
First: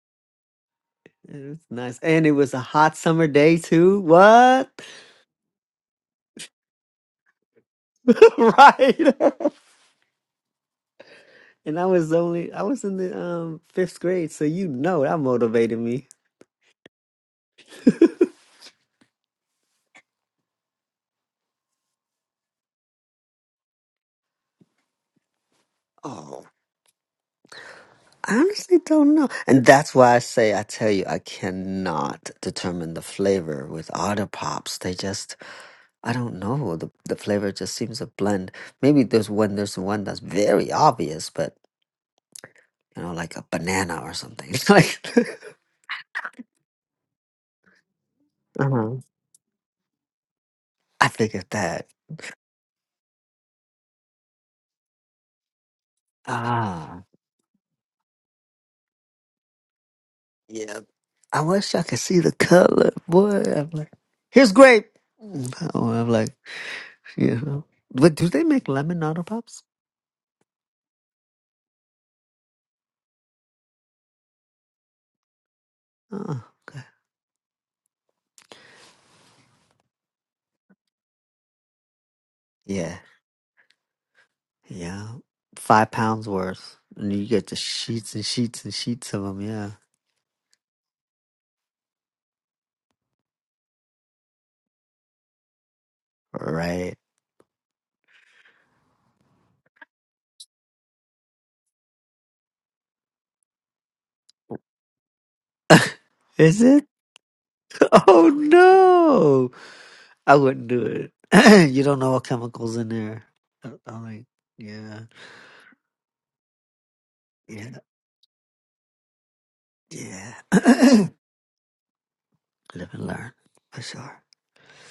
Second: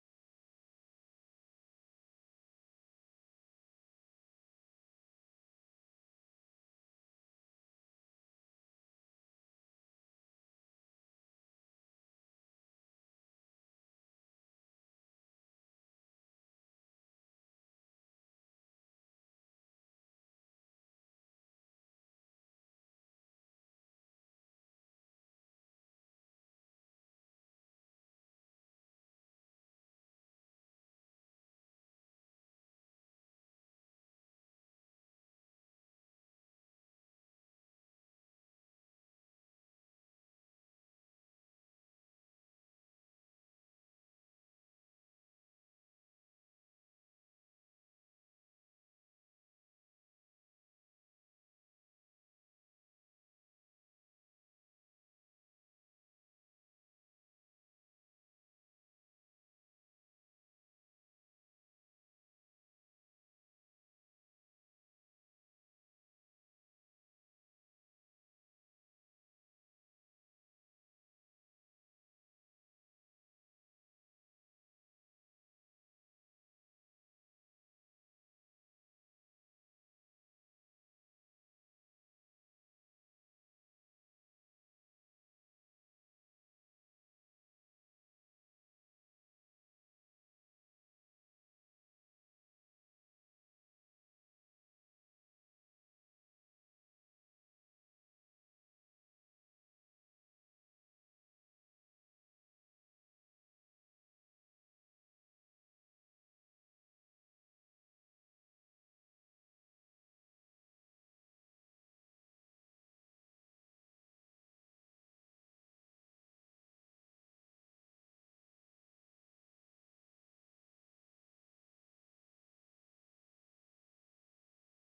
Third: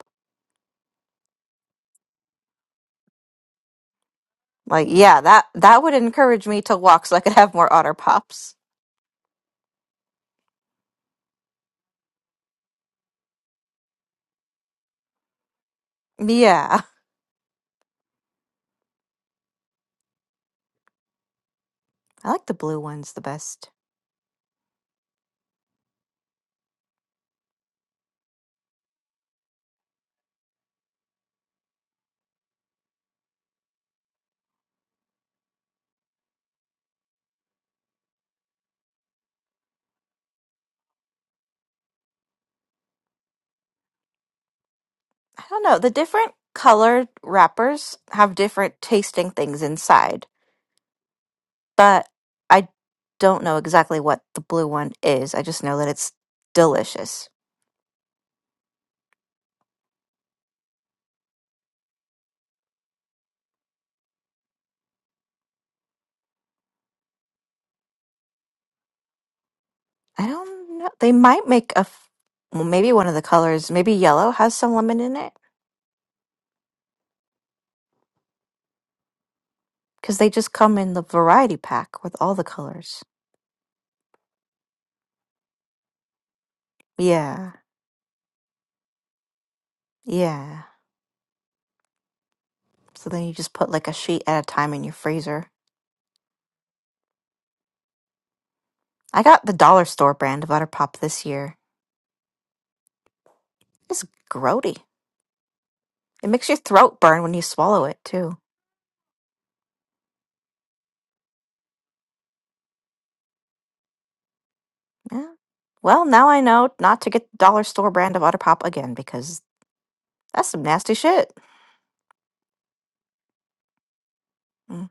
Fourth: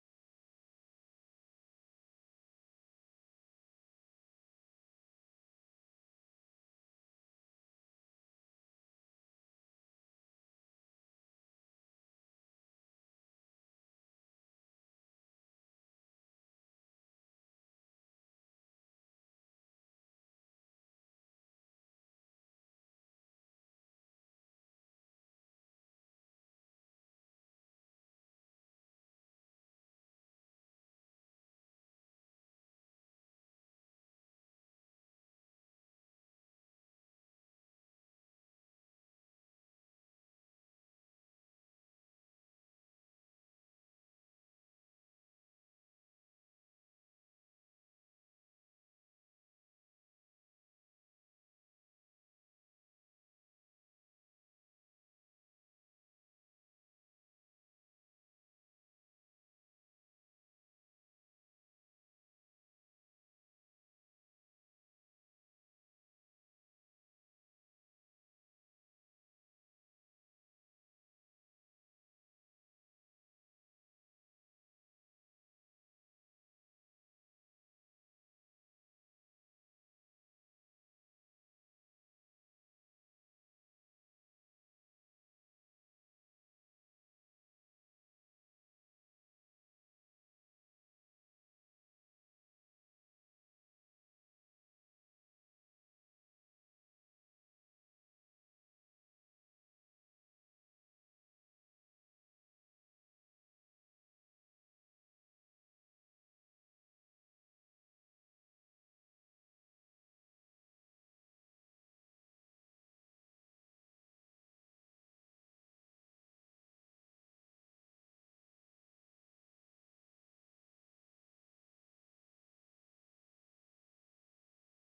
Speaker 2: was nice. And it was a hot summer day too. What?
Speaker 1: Like, yeah, that that would encourage me to walk so I could have more otter pops.
Speaker 2: right. And I was only I was in the um fifth grade, so you know that motivated me.
Speaker 1: Yeah. I like the blue ones the best.
Speaker 2: Oh, I honestly don't know. And that's why I say I tell you I cannot determine the flavor with Otter Pops. They just I don't know. The the flavor just seems to blend. Maybe there's one there's one that's very obvious, but you know, like a banana or something. like
Speaker 1: I don't know, the different colored wrappers have different
Speaker 2: uh-huh.
Speaker 1: tasting things inside,
Speaker 2: I figured that.
Speaker 1: but I don't know exactly what the blue one is. I just know that it's
Speaker 2: Ah.
Speaker 1: delicious.
Speaker 2: Yeah. I wish I could see the color, boy. I'm like, here's grape. Oh, I'm like, you know. But do they make lemon Nutter Pops?
Speaker 1: I don't know. They might make a f- well, maybe one of the colors, maybe yellow has some lemon in it
Speaker 2: Oh, okay.
Speaker 1: because they just come in the variety pack with all the
Speaker 2: Yeah.
Speaker 1: colors.
Speaker 2: Yeah. Five pounds worth. And you get
Speaker 1: Yeah.
Speaker 2: the sheets and sheets and sheets of them. Yeah.
Speaker 1: Yeah. So then you just put like a sheet at a time in your freezer.
Speaker 2: Right.
Speaker 1: I got the dollar store brand of Butter Pop this year. It's grody. It makes your
Speaker 2: Is it?
Speaker 1: throat burn when you swallow it
Speaker 2: Oh,
Speaker 1: too.
Speaker 2: no. I wouldn't do it. you don't know what chemicals in there. I- I'm like, yeah.
Speaker 1: Yeah. Well, now I know not to get the dollar
Speaker 2: Yeah.
Speaker 1: store brand of Butter Pop again because
Speaker 2: Yeah.
Speaker 1: that's some nasty shit.
Speaker 2: Live and learn. For sure.
Speaker 1: hmm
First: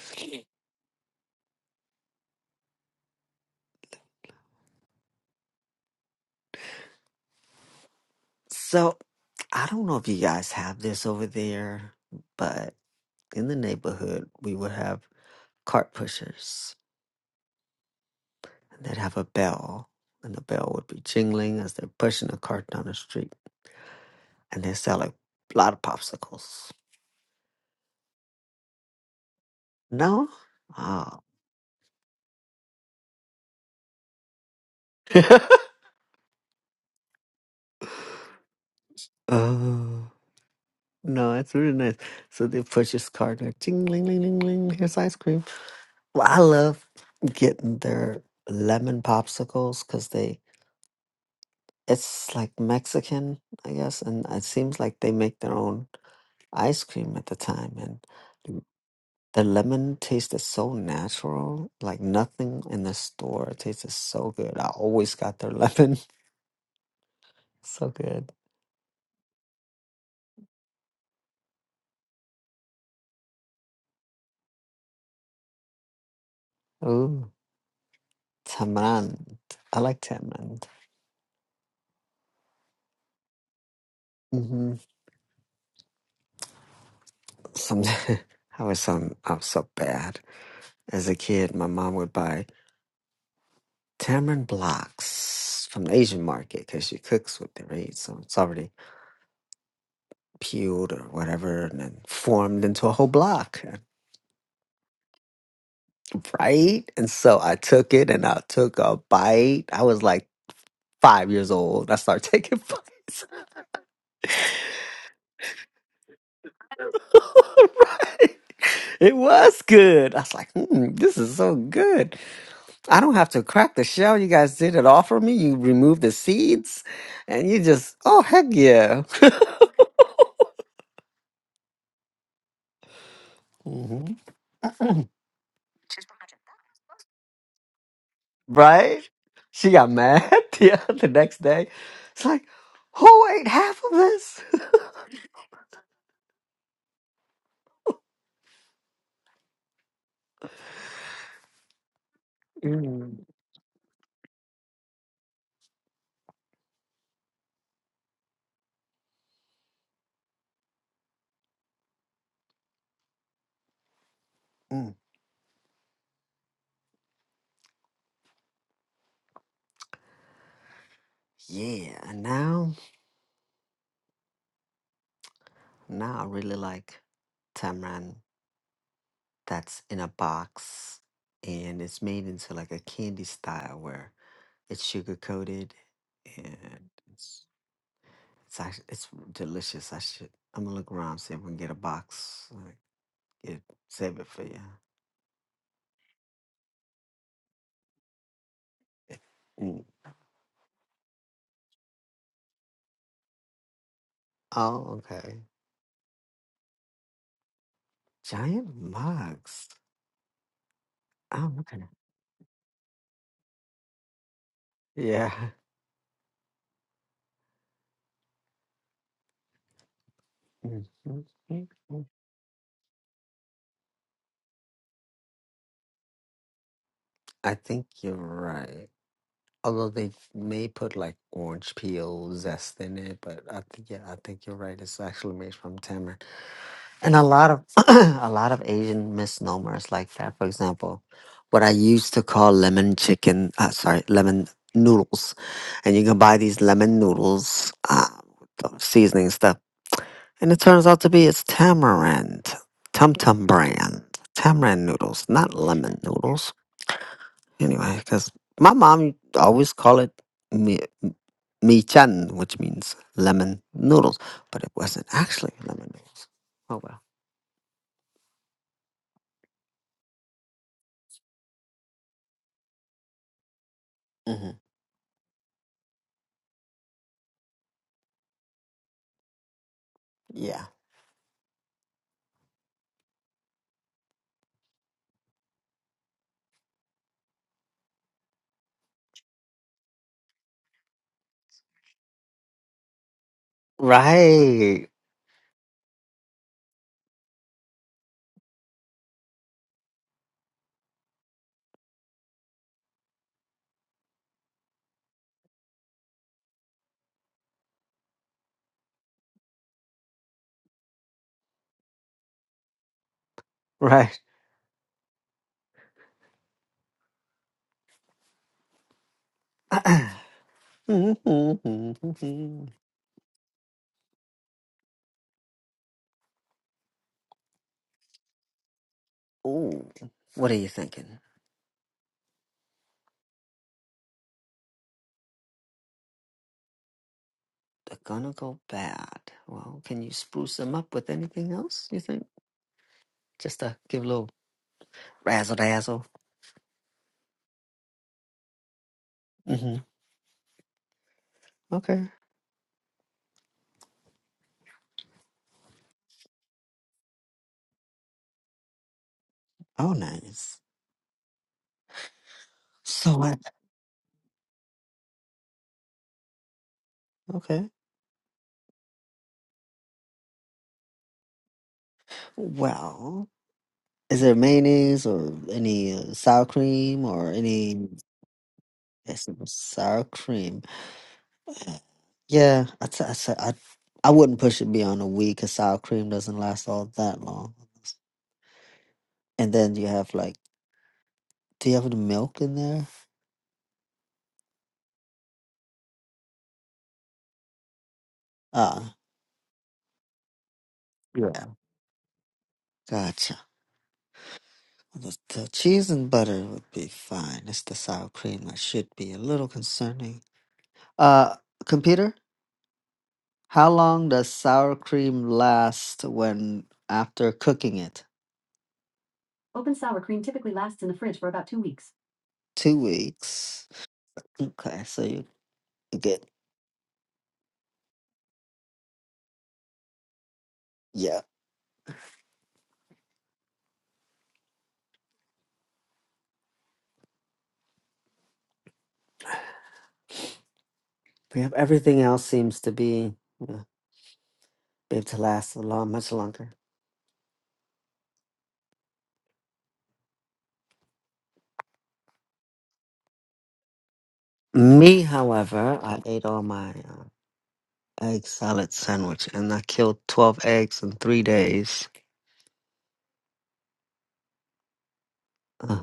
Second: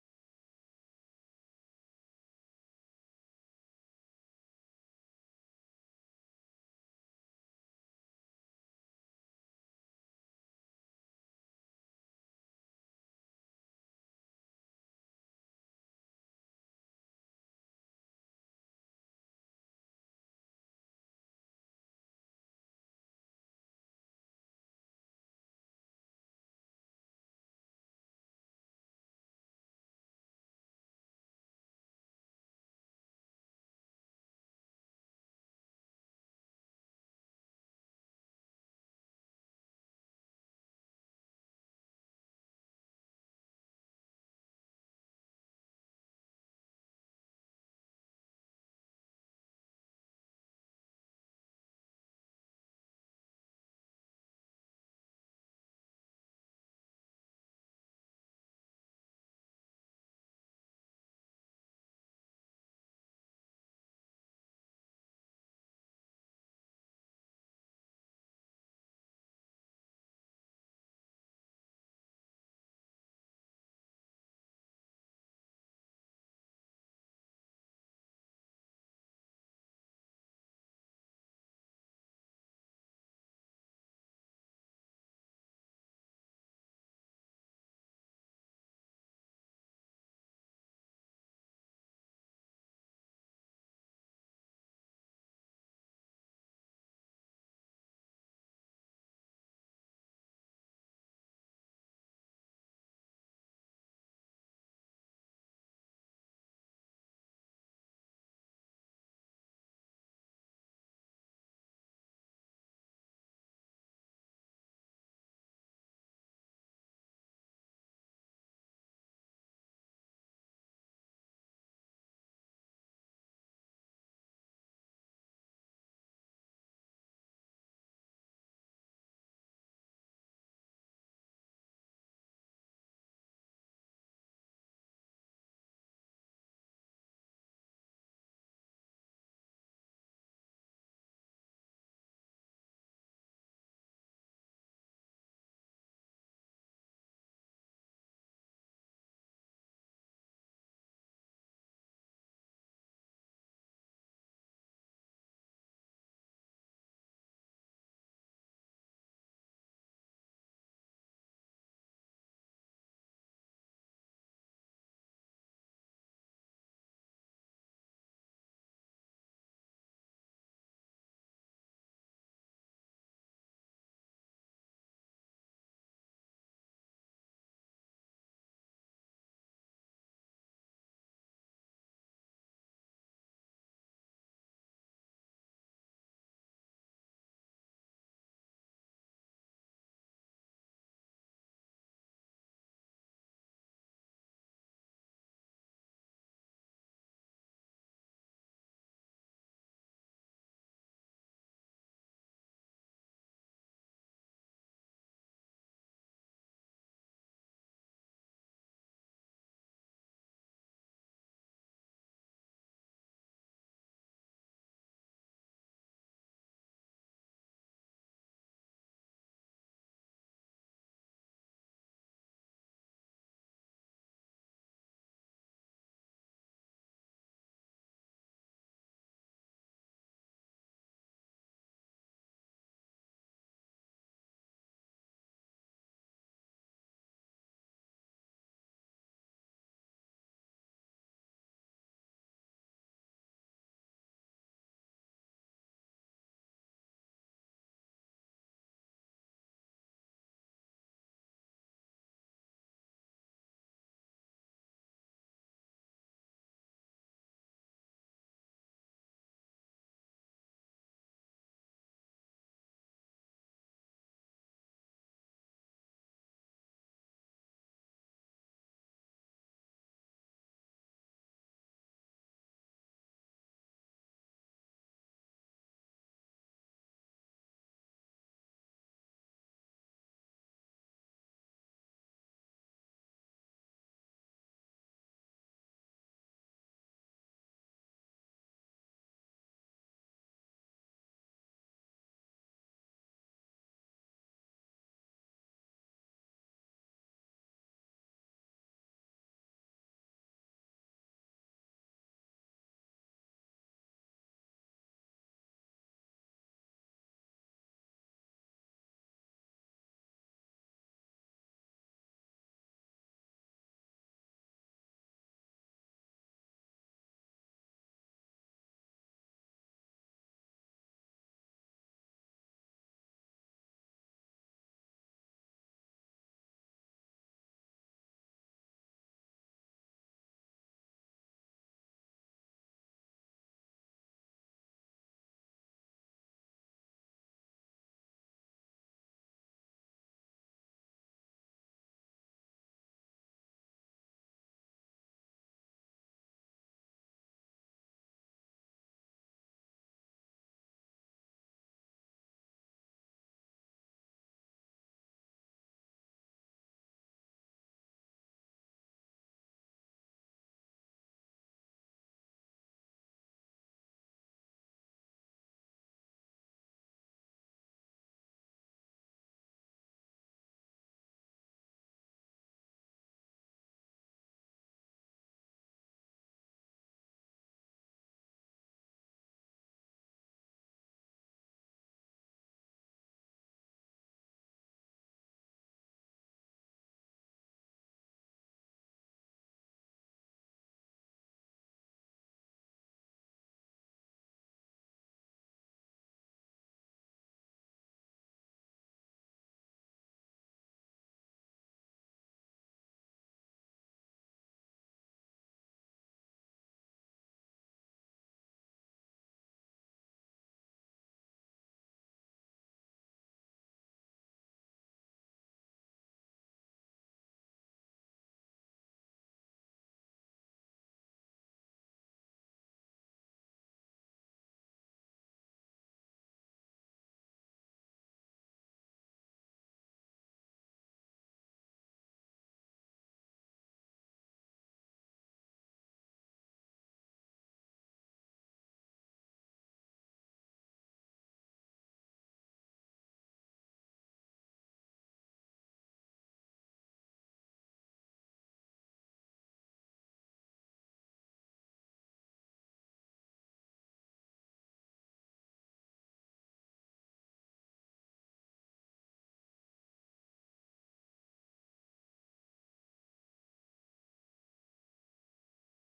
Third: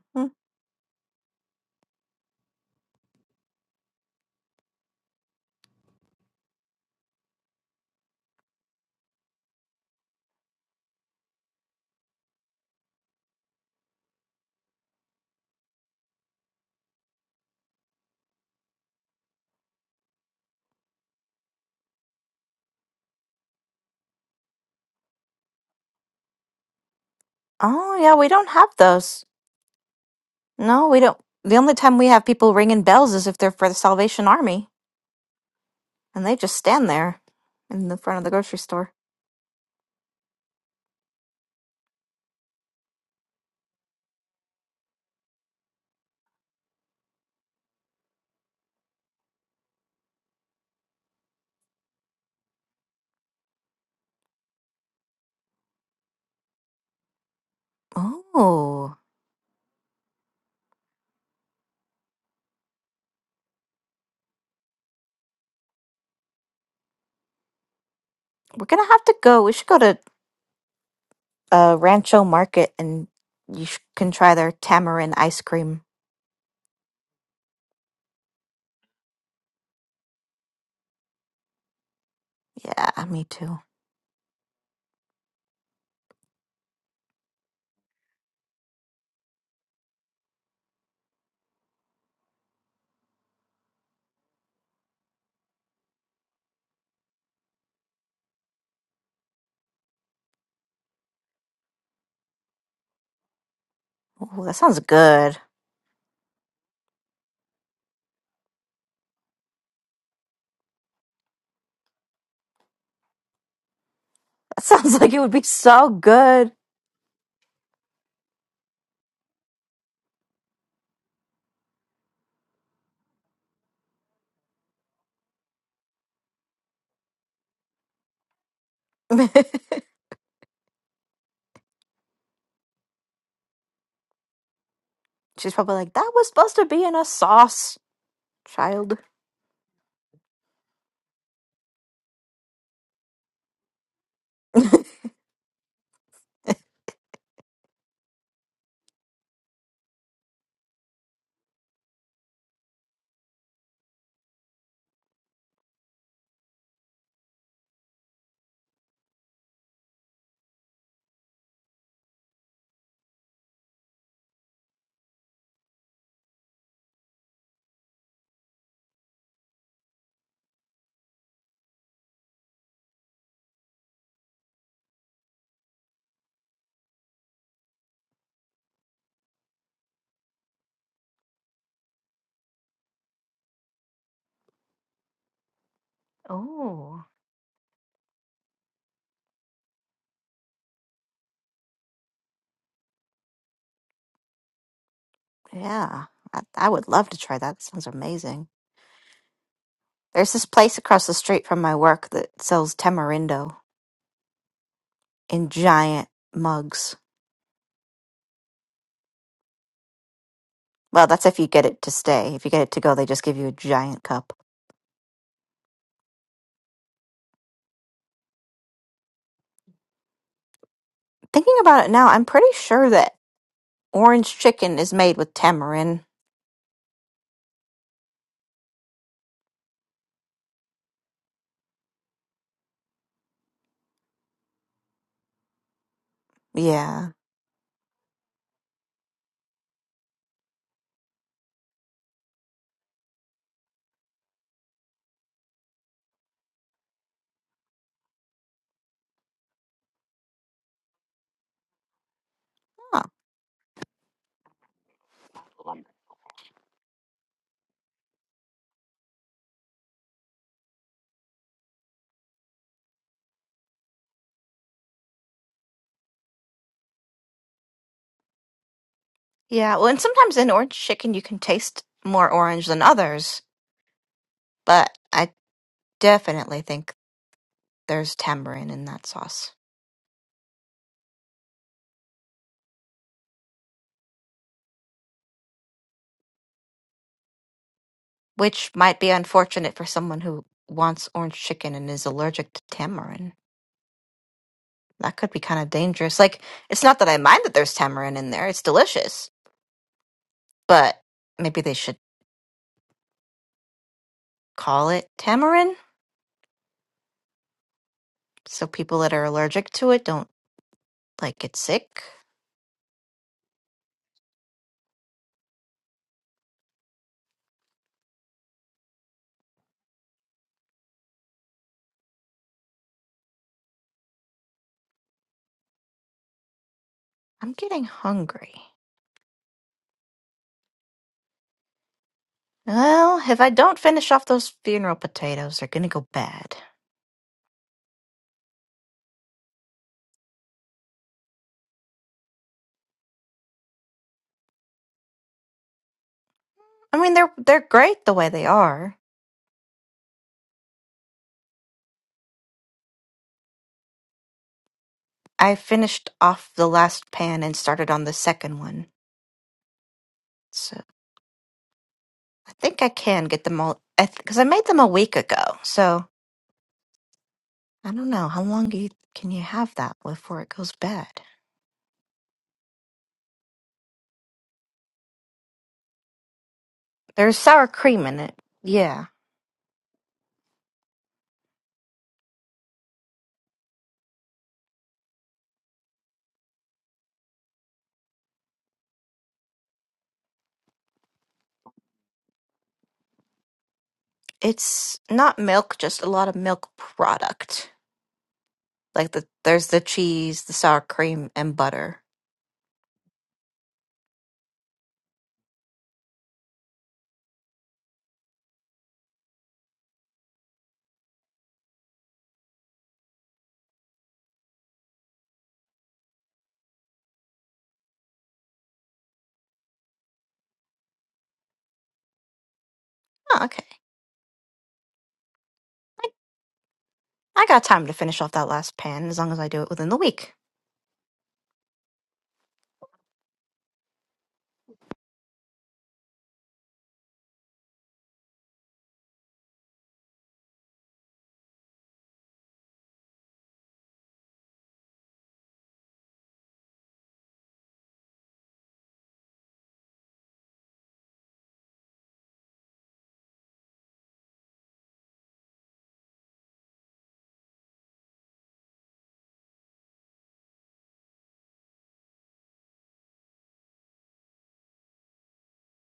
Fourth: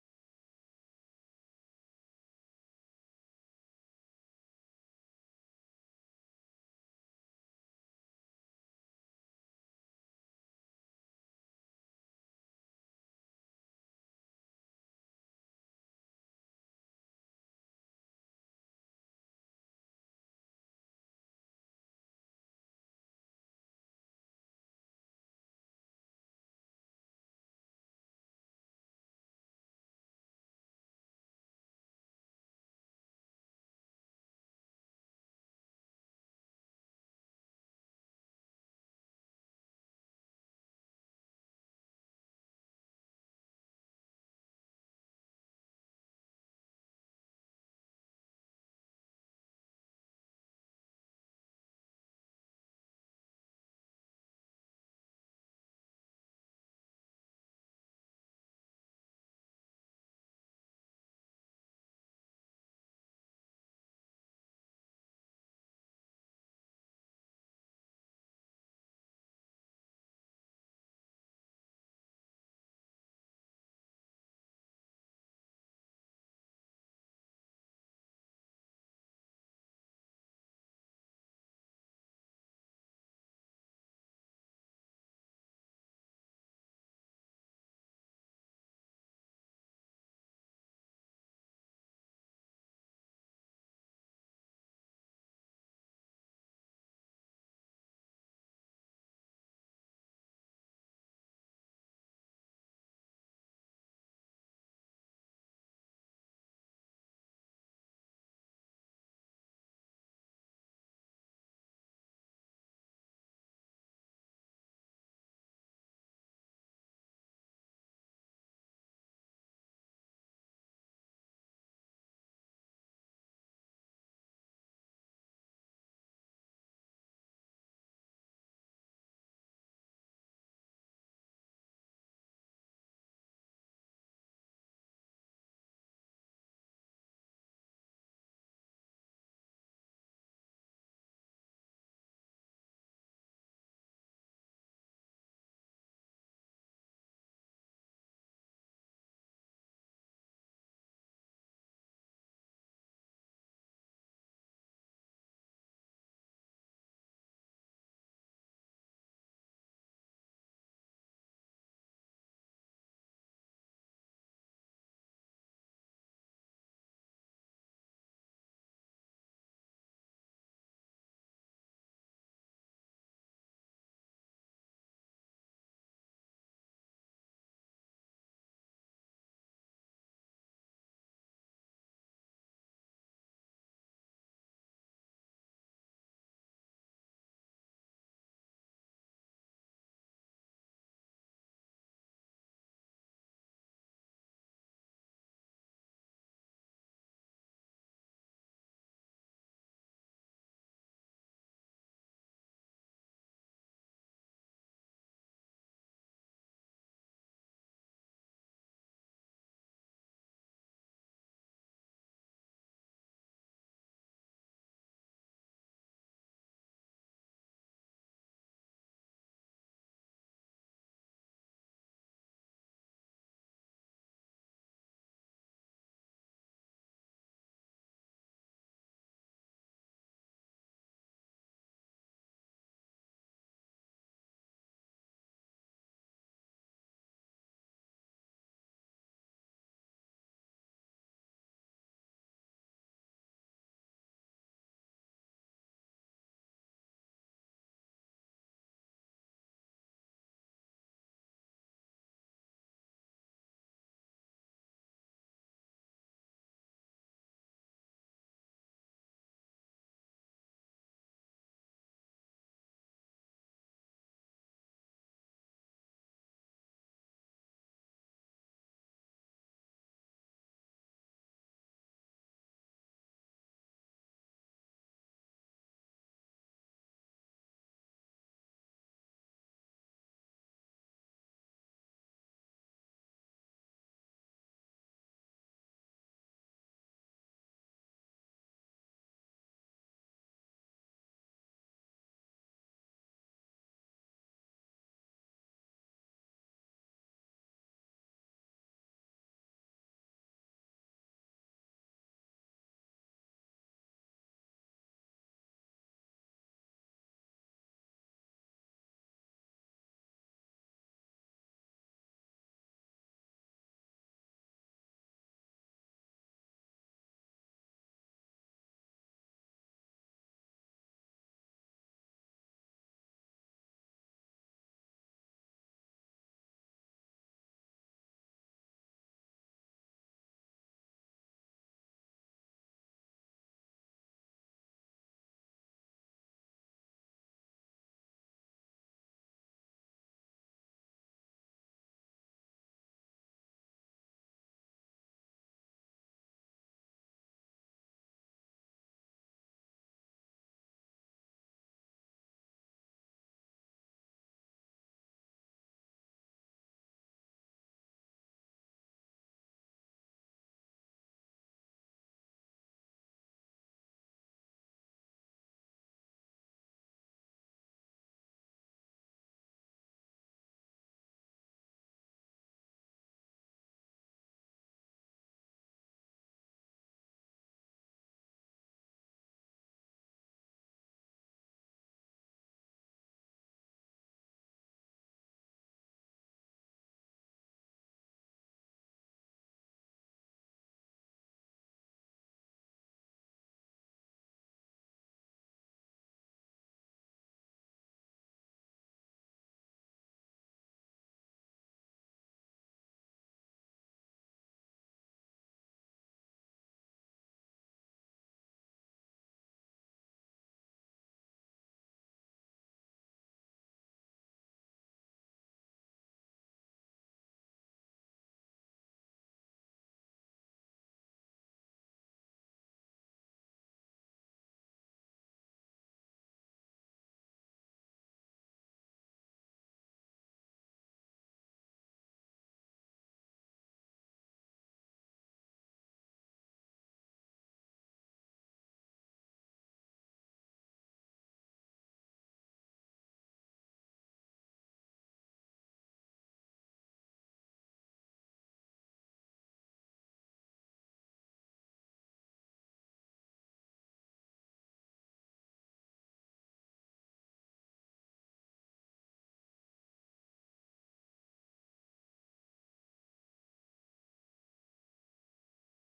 Speaker 2: So I don't know if you guys have this over there, but in the neighborhood, we would have cart pushers and they'd have a bell, and the bell would be jingling as they're pushing a cart down the street, and they sell a lot of popsicles.
Speaker 1: Oh yeah, we don't have those.
Speaker 2: No?
Speaker 1: No, we don't.
Speaker 2: Oh.
Speaker 1: The only time we have people ringing bells is if they're for the Salvation Army, and they just stand there in the front of the grocery store.
Speaker 2: Oh. No, it's really nice. So they push this cart, they're ting ling ling ling ling. Here's ice cream. Well, I love getting their lemon popsicles because they It's like Mexican, I guess, and it seems like they make their own ice cream at the time, and the
Speaker 1: Oh,
Speaker 2: the lemon tasted so natural, like nothing in the store. It tasted so good. I always got their lemon, so good.
Speaker 1: we're gonna have to go. We should go to uh, Rancho Market, and you sh- can try their tamarind ice cream.
Speaker 2: Ooh, tamarind. I like tamarind.
Speaker 1: Yeah, me too.
Speaker 2: Mm-hmm. Some, I was so I was so bad as a kid. My mom would buy tamarind blocks from the Asian market because she cooks with it, right? So it's already peeled or whatever and then formed into a whole block
Speaker 1: Ooh, that sounds good.
Speaker 2: right and so i took it and i took a bite i was like five years old i started taking bites
Speaker 1: That sounds like it would be so good.
Speaker 2: right it was good i was like hmm, this is so good i don't have to crack the shell you guys did it all for me you removed the seeds and you just oh heck yeah hmm
Speaker 1: She's probably like, that was supposed to be in a sauce, child.
Speaker 2: right? She got mad the, the next day. It's like, who ate half of this? Mm. Mm. Yeah, and now, now I really like tamarind that's in a box and it's made into like a candy style where it's sugar coated and
Speaker 1: oh,
Speaker 2: it's it's actually it's delicious. I should I'm gonna look around see if we can get a box. Like, get save it for you.
Speaker 1: yeah. I, I would love to try that. That sounds amazing.
Speaker 2: Mm.
Speaker 1: There's this place across the street from my work that sells tamarindo
Speaker 2: Oh, okay.
Speaker 1: in giant mugs.
Speaker 2: Giant mugs.
Speaker 1: Well, that's if you
Speaker 2: Oh,
Speaker 1: get
Speaker 2: okay.
Speaker 1: it to stay. If you get it to go, they just give you a giant cup
Speaker 2: Yeah. Mhm.
Speaker 1: thinking about it now, I'm pretty sure that Orange chicken is made with tamarind.
Speaker 2: I think you're right. Although they may put like orange peel zest in it, but I think yeah, I think you're right. It's actually made from tamarind,
Speaker 1: Yeah.
Speaker 2: and a lot of a lot of Asian misnomers like that. For example, what I used to call lemon chicken, uh, sorry, lemon noodles, and you can buy these lemon noodles uh, with the seasoning stuff. And it turns out to be it's tamarind,
Speaker 1: Huh.
Speaker 2: tum tum brand, tamarind noodles, not lemon noodles. Anyway, because my mom always call it mi, mi chan, which means lemon noodles, but it wasn't actually lemon noodles. Oh well.
Speaker 1: Yeah. Well, and sometimes in orange chicken, you can taste more orange than others,
Speaker 2: hmm
Speaker 1: but I definitely think there's tamarind in that sauce,
Speaker 2: Yeah.
Speaker 1: which might be unfortunate for someone who wants orange chicken and is allergic to tamarind.
Speaker 2: Right.
Speaker 1: That could be kind of dangerous. Like, it's not that I mind that there's tamarind in there, it's delicious, but maybe they should call it tamarind so people that are allergic to it don't like get sick.
Speaker 2: Right.
Speaker 1: I'm getting hungry.
Speaker 2: Ooh, what are you thinking?
Speaker 1: Well, if I don't finish off those funeral potatoes, they're gonna go bad.
Speaker 2: They're gonna go bad. Well, can you spruce them up with anything else? You think? Just to give a little. Razzle dazzle.
Speaker 1: I mean, they're they're great the way they are.
Speaker 2: hmm Okay.
Speaker 1: I finished off the last pan and started on the second one,
Speaker 2: Oh, nice.
Speaker 1: so I think I
Speaker 2: So
Speaker 1: can
Speaker 2: what?
Speaker 1: get them all. I because I made them a week ago, so
Speaker 2: Okay.
Speaker 1: I don't know how long you, can you have that before it goes bad.
Speaker 2: Well, is there mayonnaise or any uh, sour cream or
Speaker 1: There's sour
Speaker 2: any
Speaker 1: cream in it. Yeah,
Speaker 2: it's not sour cream? Uh, Yeah, I, t- I, t- I, I wouldn't push it beyond a week because sour cream doesn't last all that long. And then you have like, do you have the milk in there?
Speaker 1: it's not milk, just a lot of milk product.
Speaker 2: Ah,
Speaker 1: Like the there's the cheese, the sour cream,
Speaker 2: yeah.
Speaker 1: and butter.
Speaker 2: Gotcha. The, the cheese and butter would be fine. It's the sour cream that should be a little concerning. Uh, computer, how long does sour cream last when after cooking it? Two
Speaker 1: Oh, okay.
Speaker 2: weeks. Okay, so you you
Speaker 1: I,
Speaker 2: get
Speaker 1: I got time to finish off that last pan as long as I do it within the week.
Speaker 2: yeah. We have everything else seems to be uh, be able to last a lot much longer. Me, however, I ate all my uh, egg salad sandwich and I killed twelve eggs in three days. Uh,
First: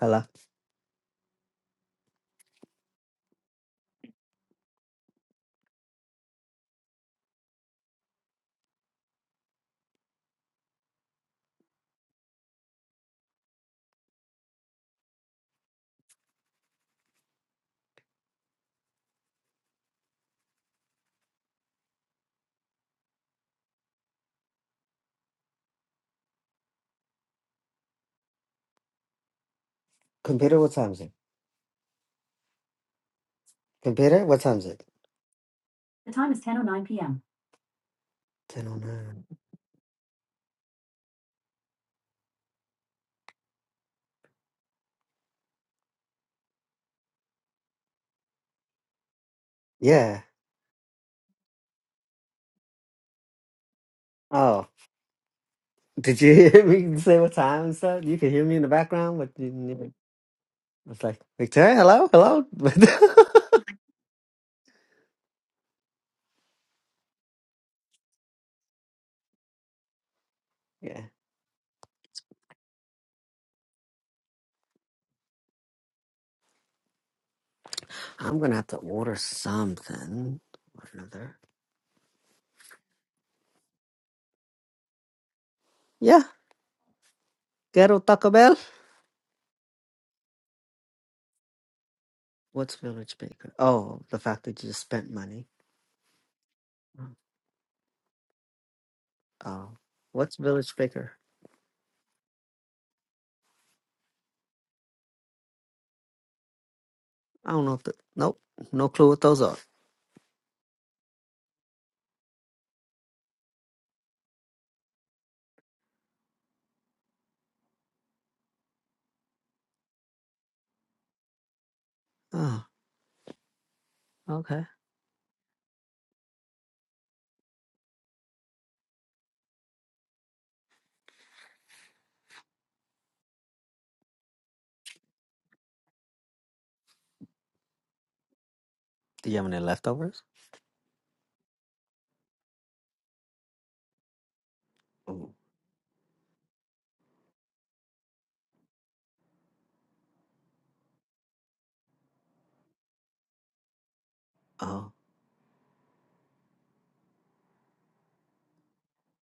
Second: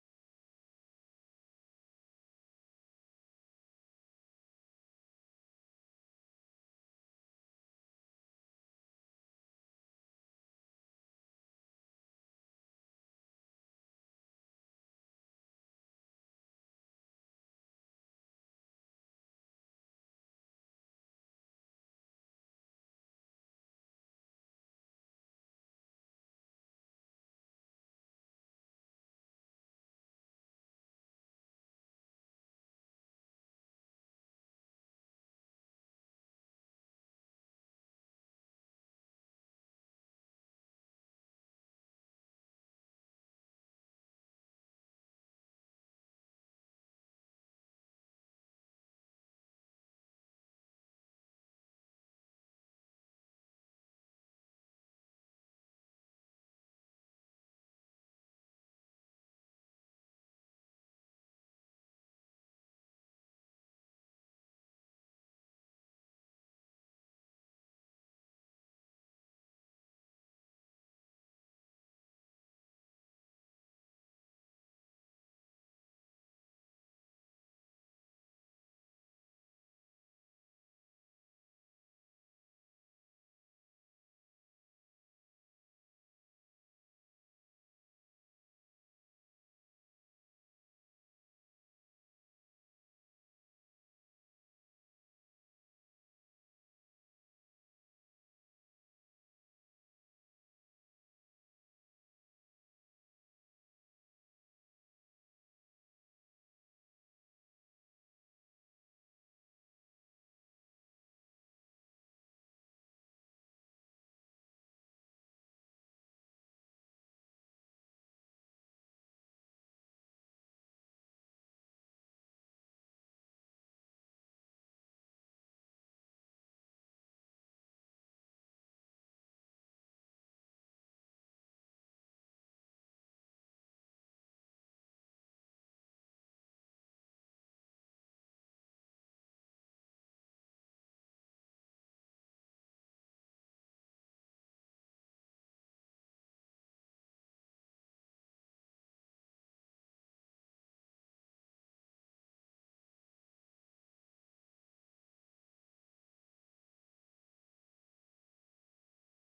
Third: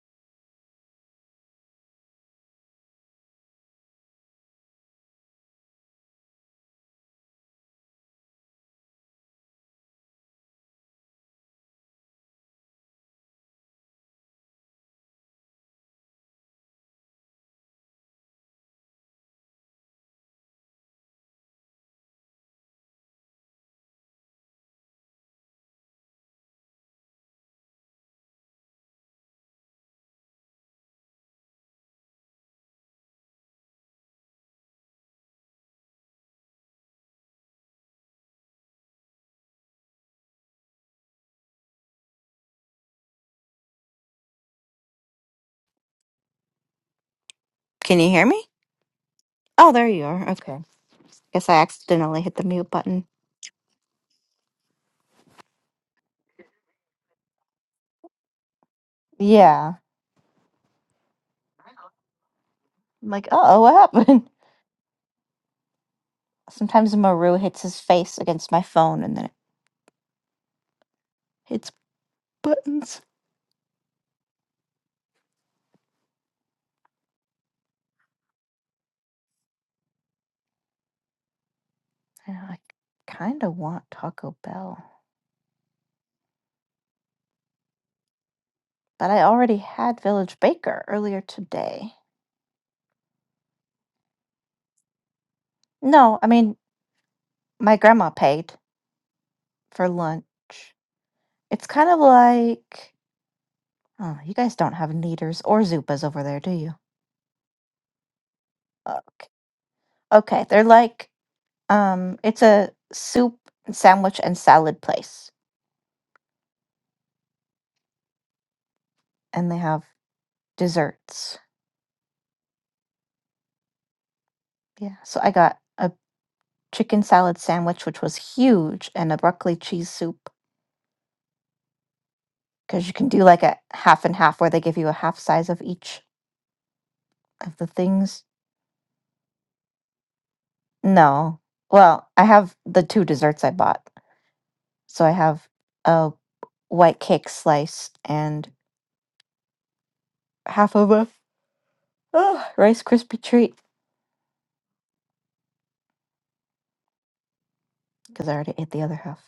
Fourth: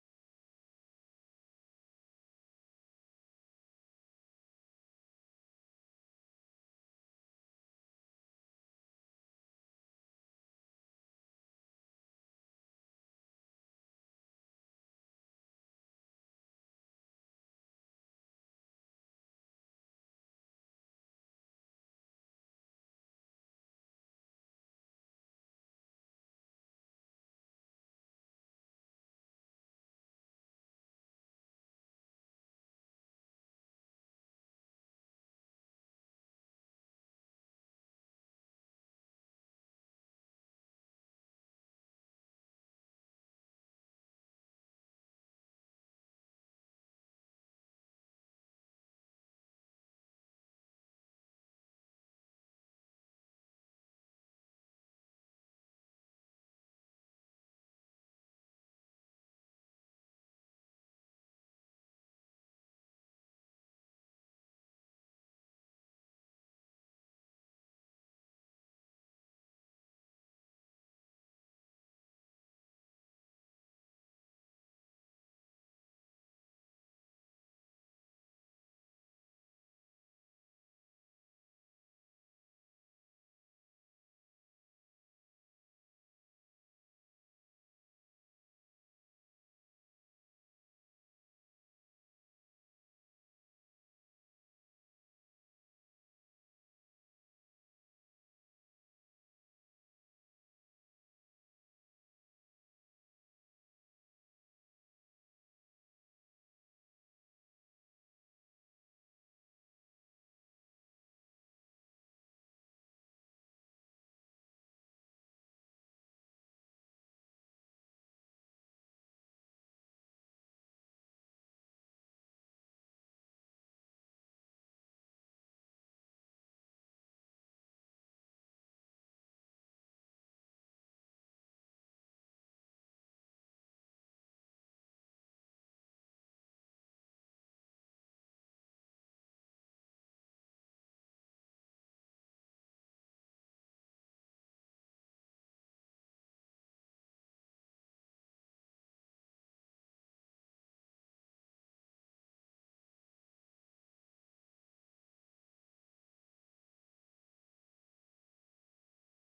Speaker 2: hello, computer. What time is it? Computer. What time is it? The time. Ten oh nine.
Speaker 1: Can you hear me? Oh, there you
Speaker 2: Yeah.
Speaker 1: are. Okay. Guess I accidentally hit the mute button.
Speaker 2: Oh. Did you hear me say what time and stuff? You could hear me in the background, but you didn't
Speaker 1: Yeah.
Speaker 2: hear. I was like, Victoria, hello, hello.
Speaker 1: I'm like, uh oh, what happened? Sometimes Maru hits his face against my phone and then it
Speaker 2: yeah,
Speaker 1: hits buttons.
Speaker 2: I'm gonna have to order something or another.
Speaker 1: And I kind of want Taco Bell.
Speaker 2: Yeah, ghetto Taco Bell.
Speaker 1: But I already had Village Baker earlier today.
Speaker 2: What's Village Baker? Oh, the fact that you just spent money.
Speaker 1: No, I mean, my grandma paid
Speaker 2: Oh,
Speaker 1: for lunch.
Speaker 2: what's Village Baker?
Speaker 1: It's kind of like oh, you guys don't have Kneaders or Zupas over there, do you?
Speaker 2: I don't know. If the, nope, no clue what
Speaker 1: Okay.
Speaker 2: those are.
Speaker 1: Okay, they're like, um, it's a soup, and sandwich, and salad place, and they have desserts.
Speaker 2: Oh, okay.
Speaker 1: Yeah, so I got a chicken salad sandwich, which was huge, and a broccoli cheese soup, because you can do like a half and half where they give you a half size of each of the things.
Speaker 2: Do you have any leftovers?
Speaker 1: No. Well, I have the two desserts I bought. So I
Speaker 2: Ooh.
Speaker 1: have a white cake slice and half of a oh, Rice Krispie treat
Speaker 2: Oh,
Speaker 1: because I already ate the other half.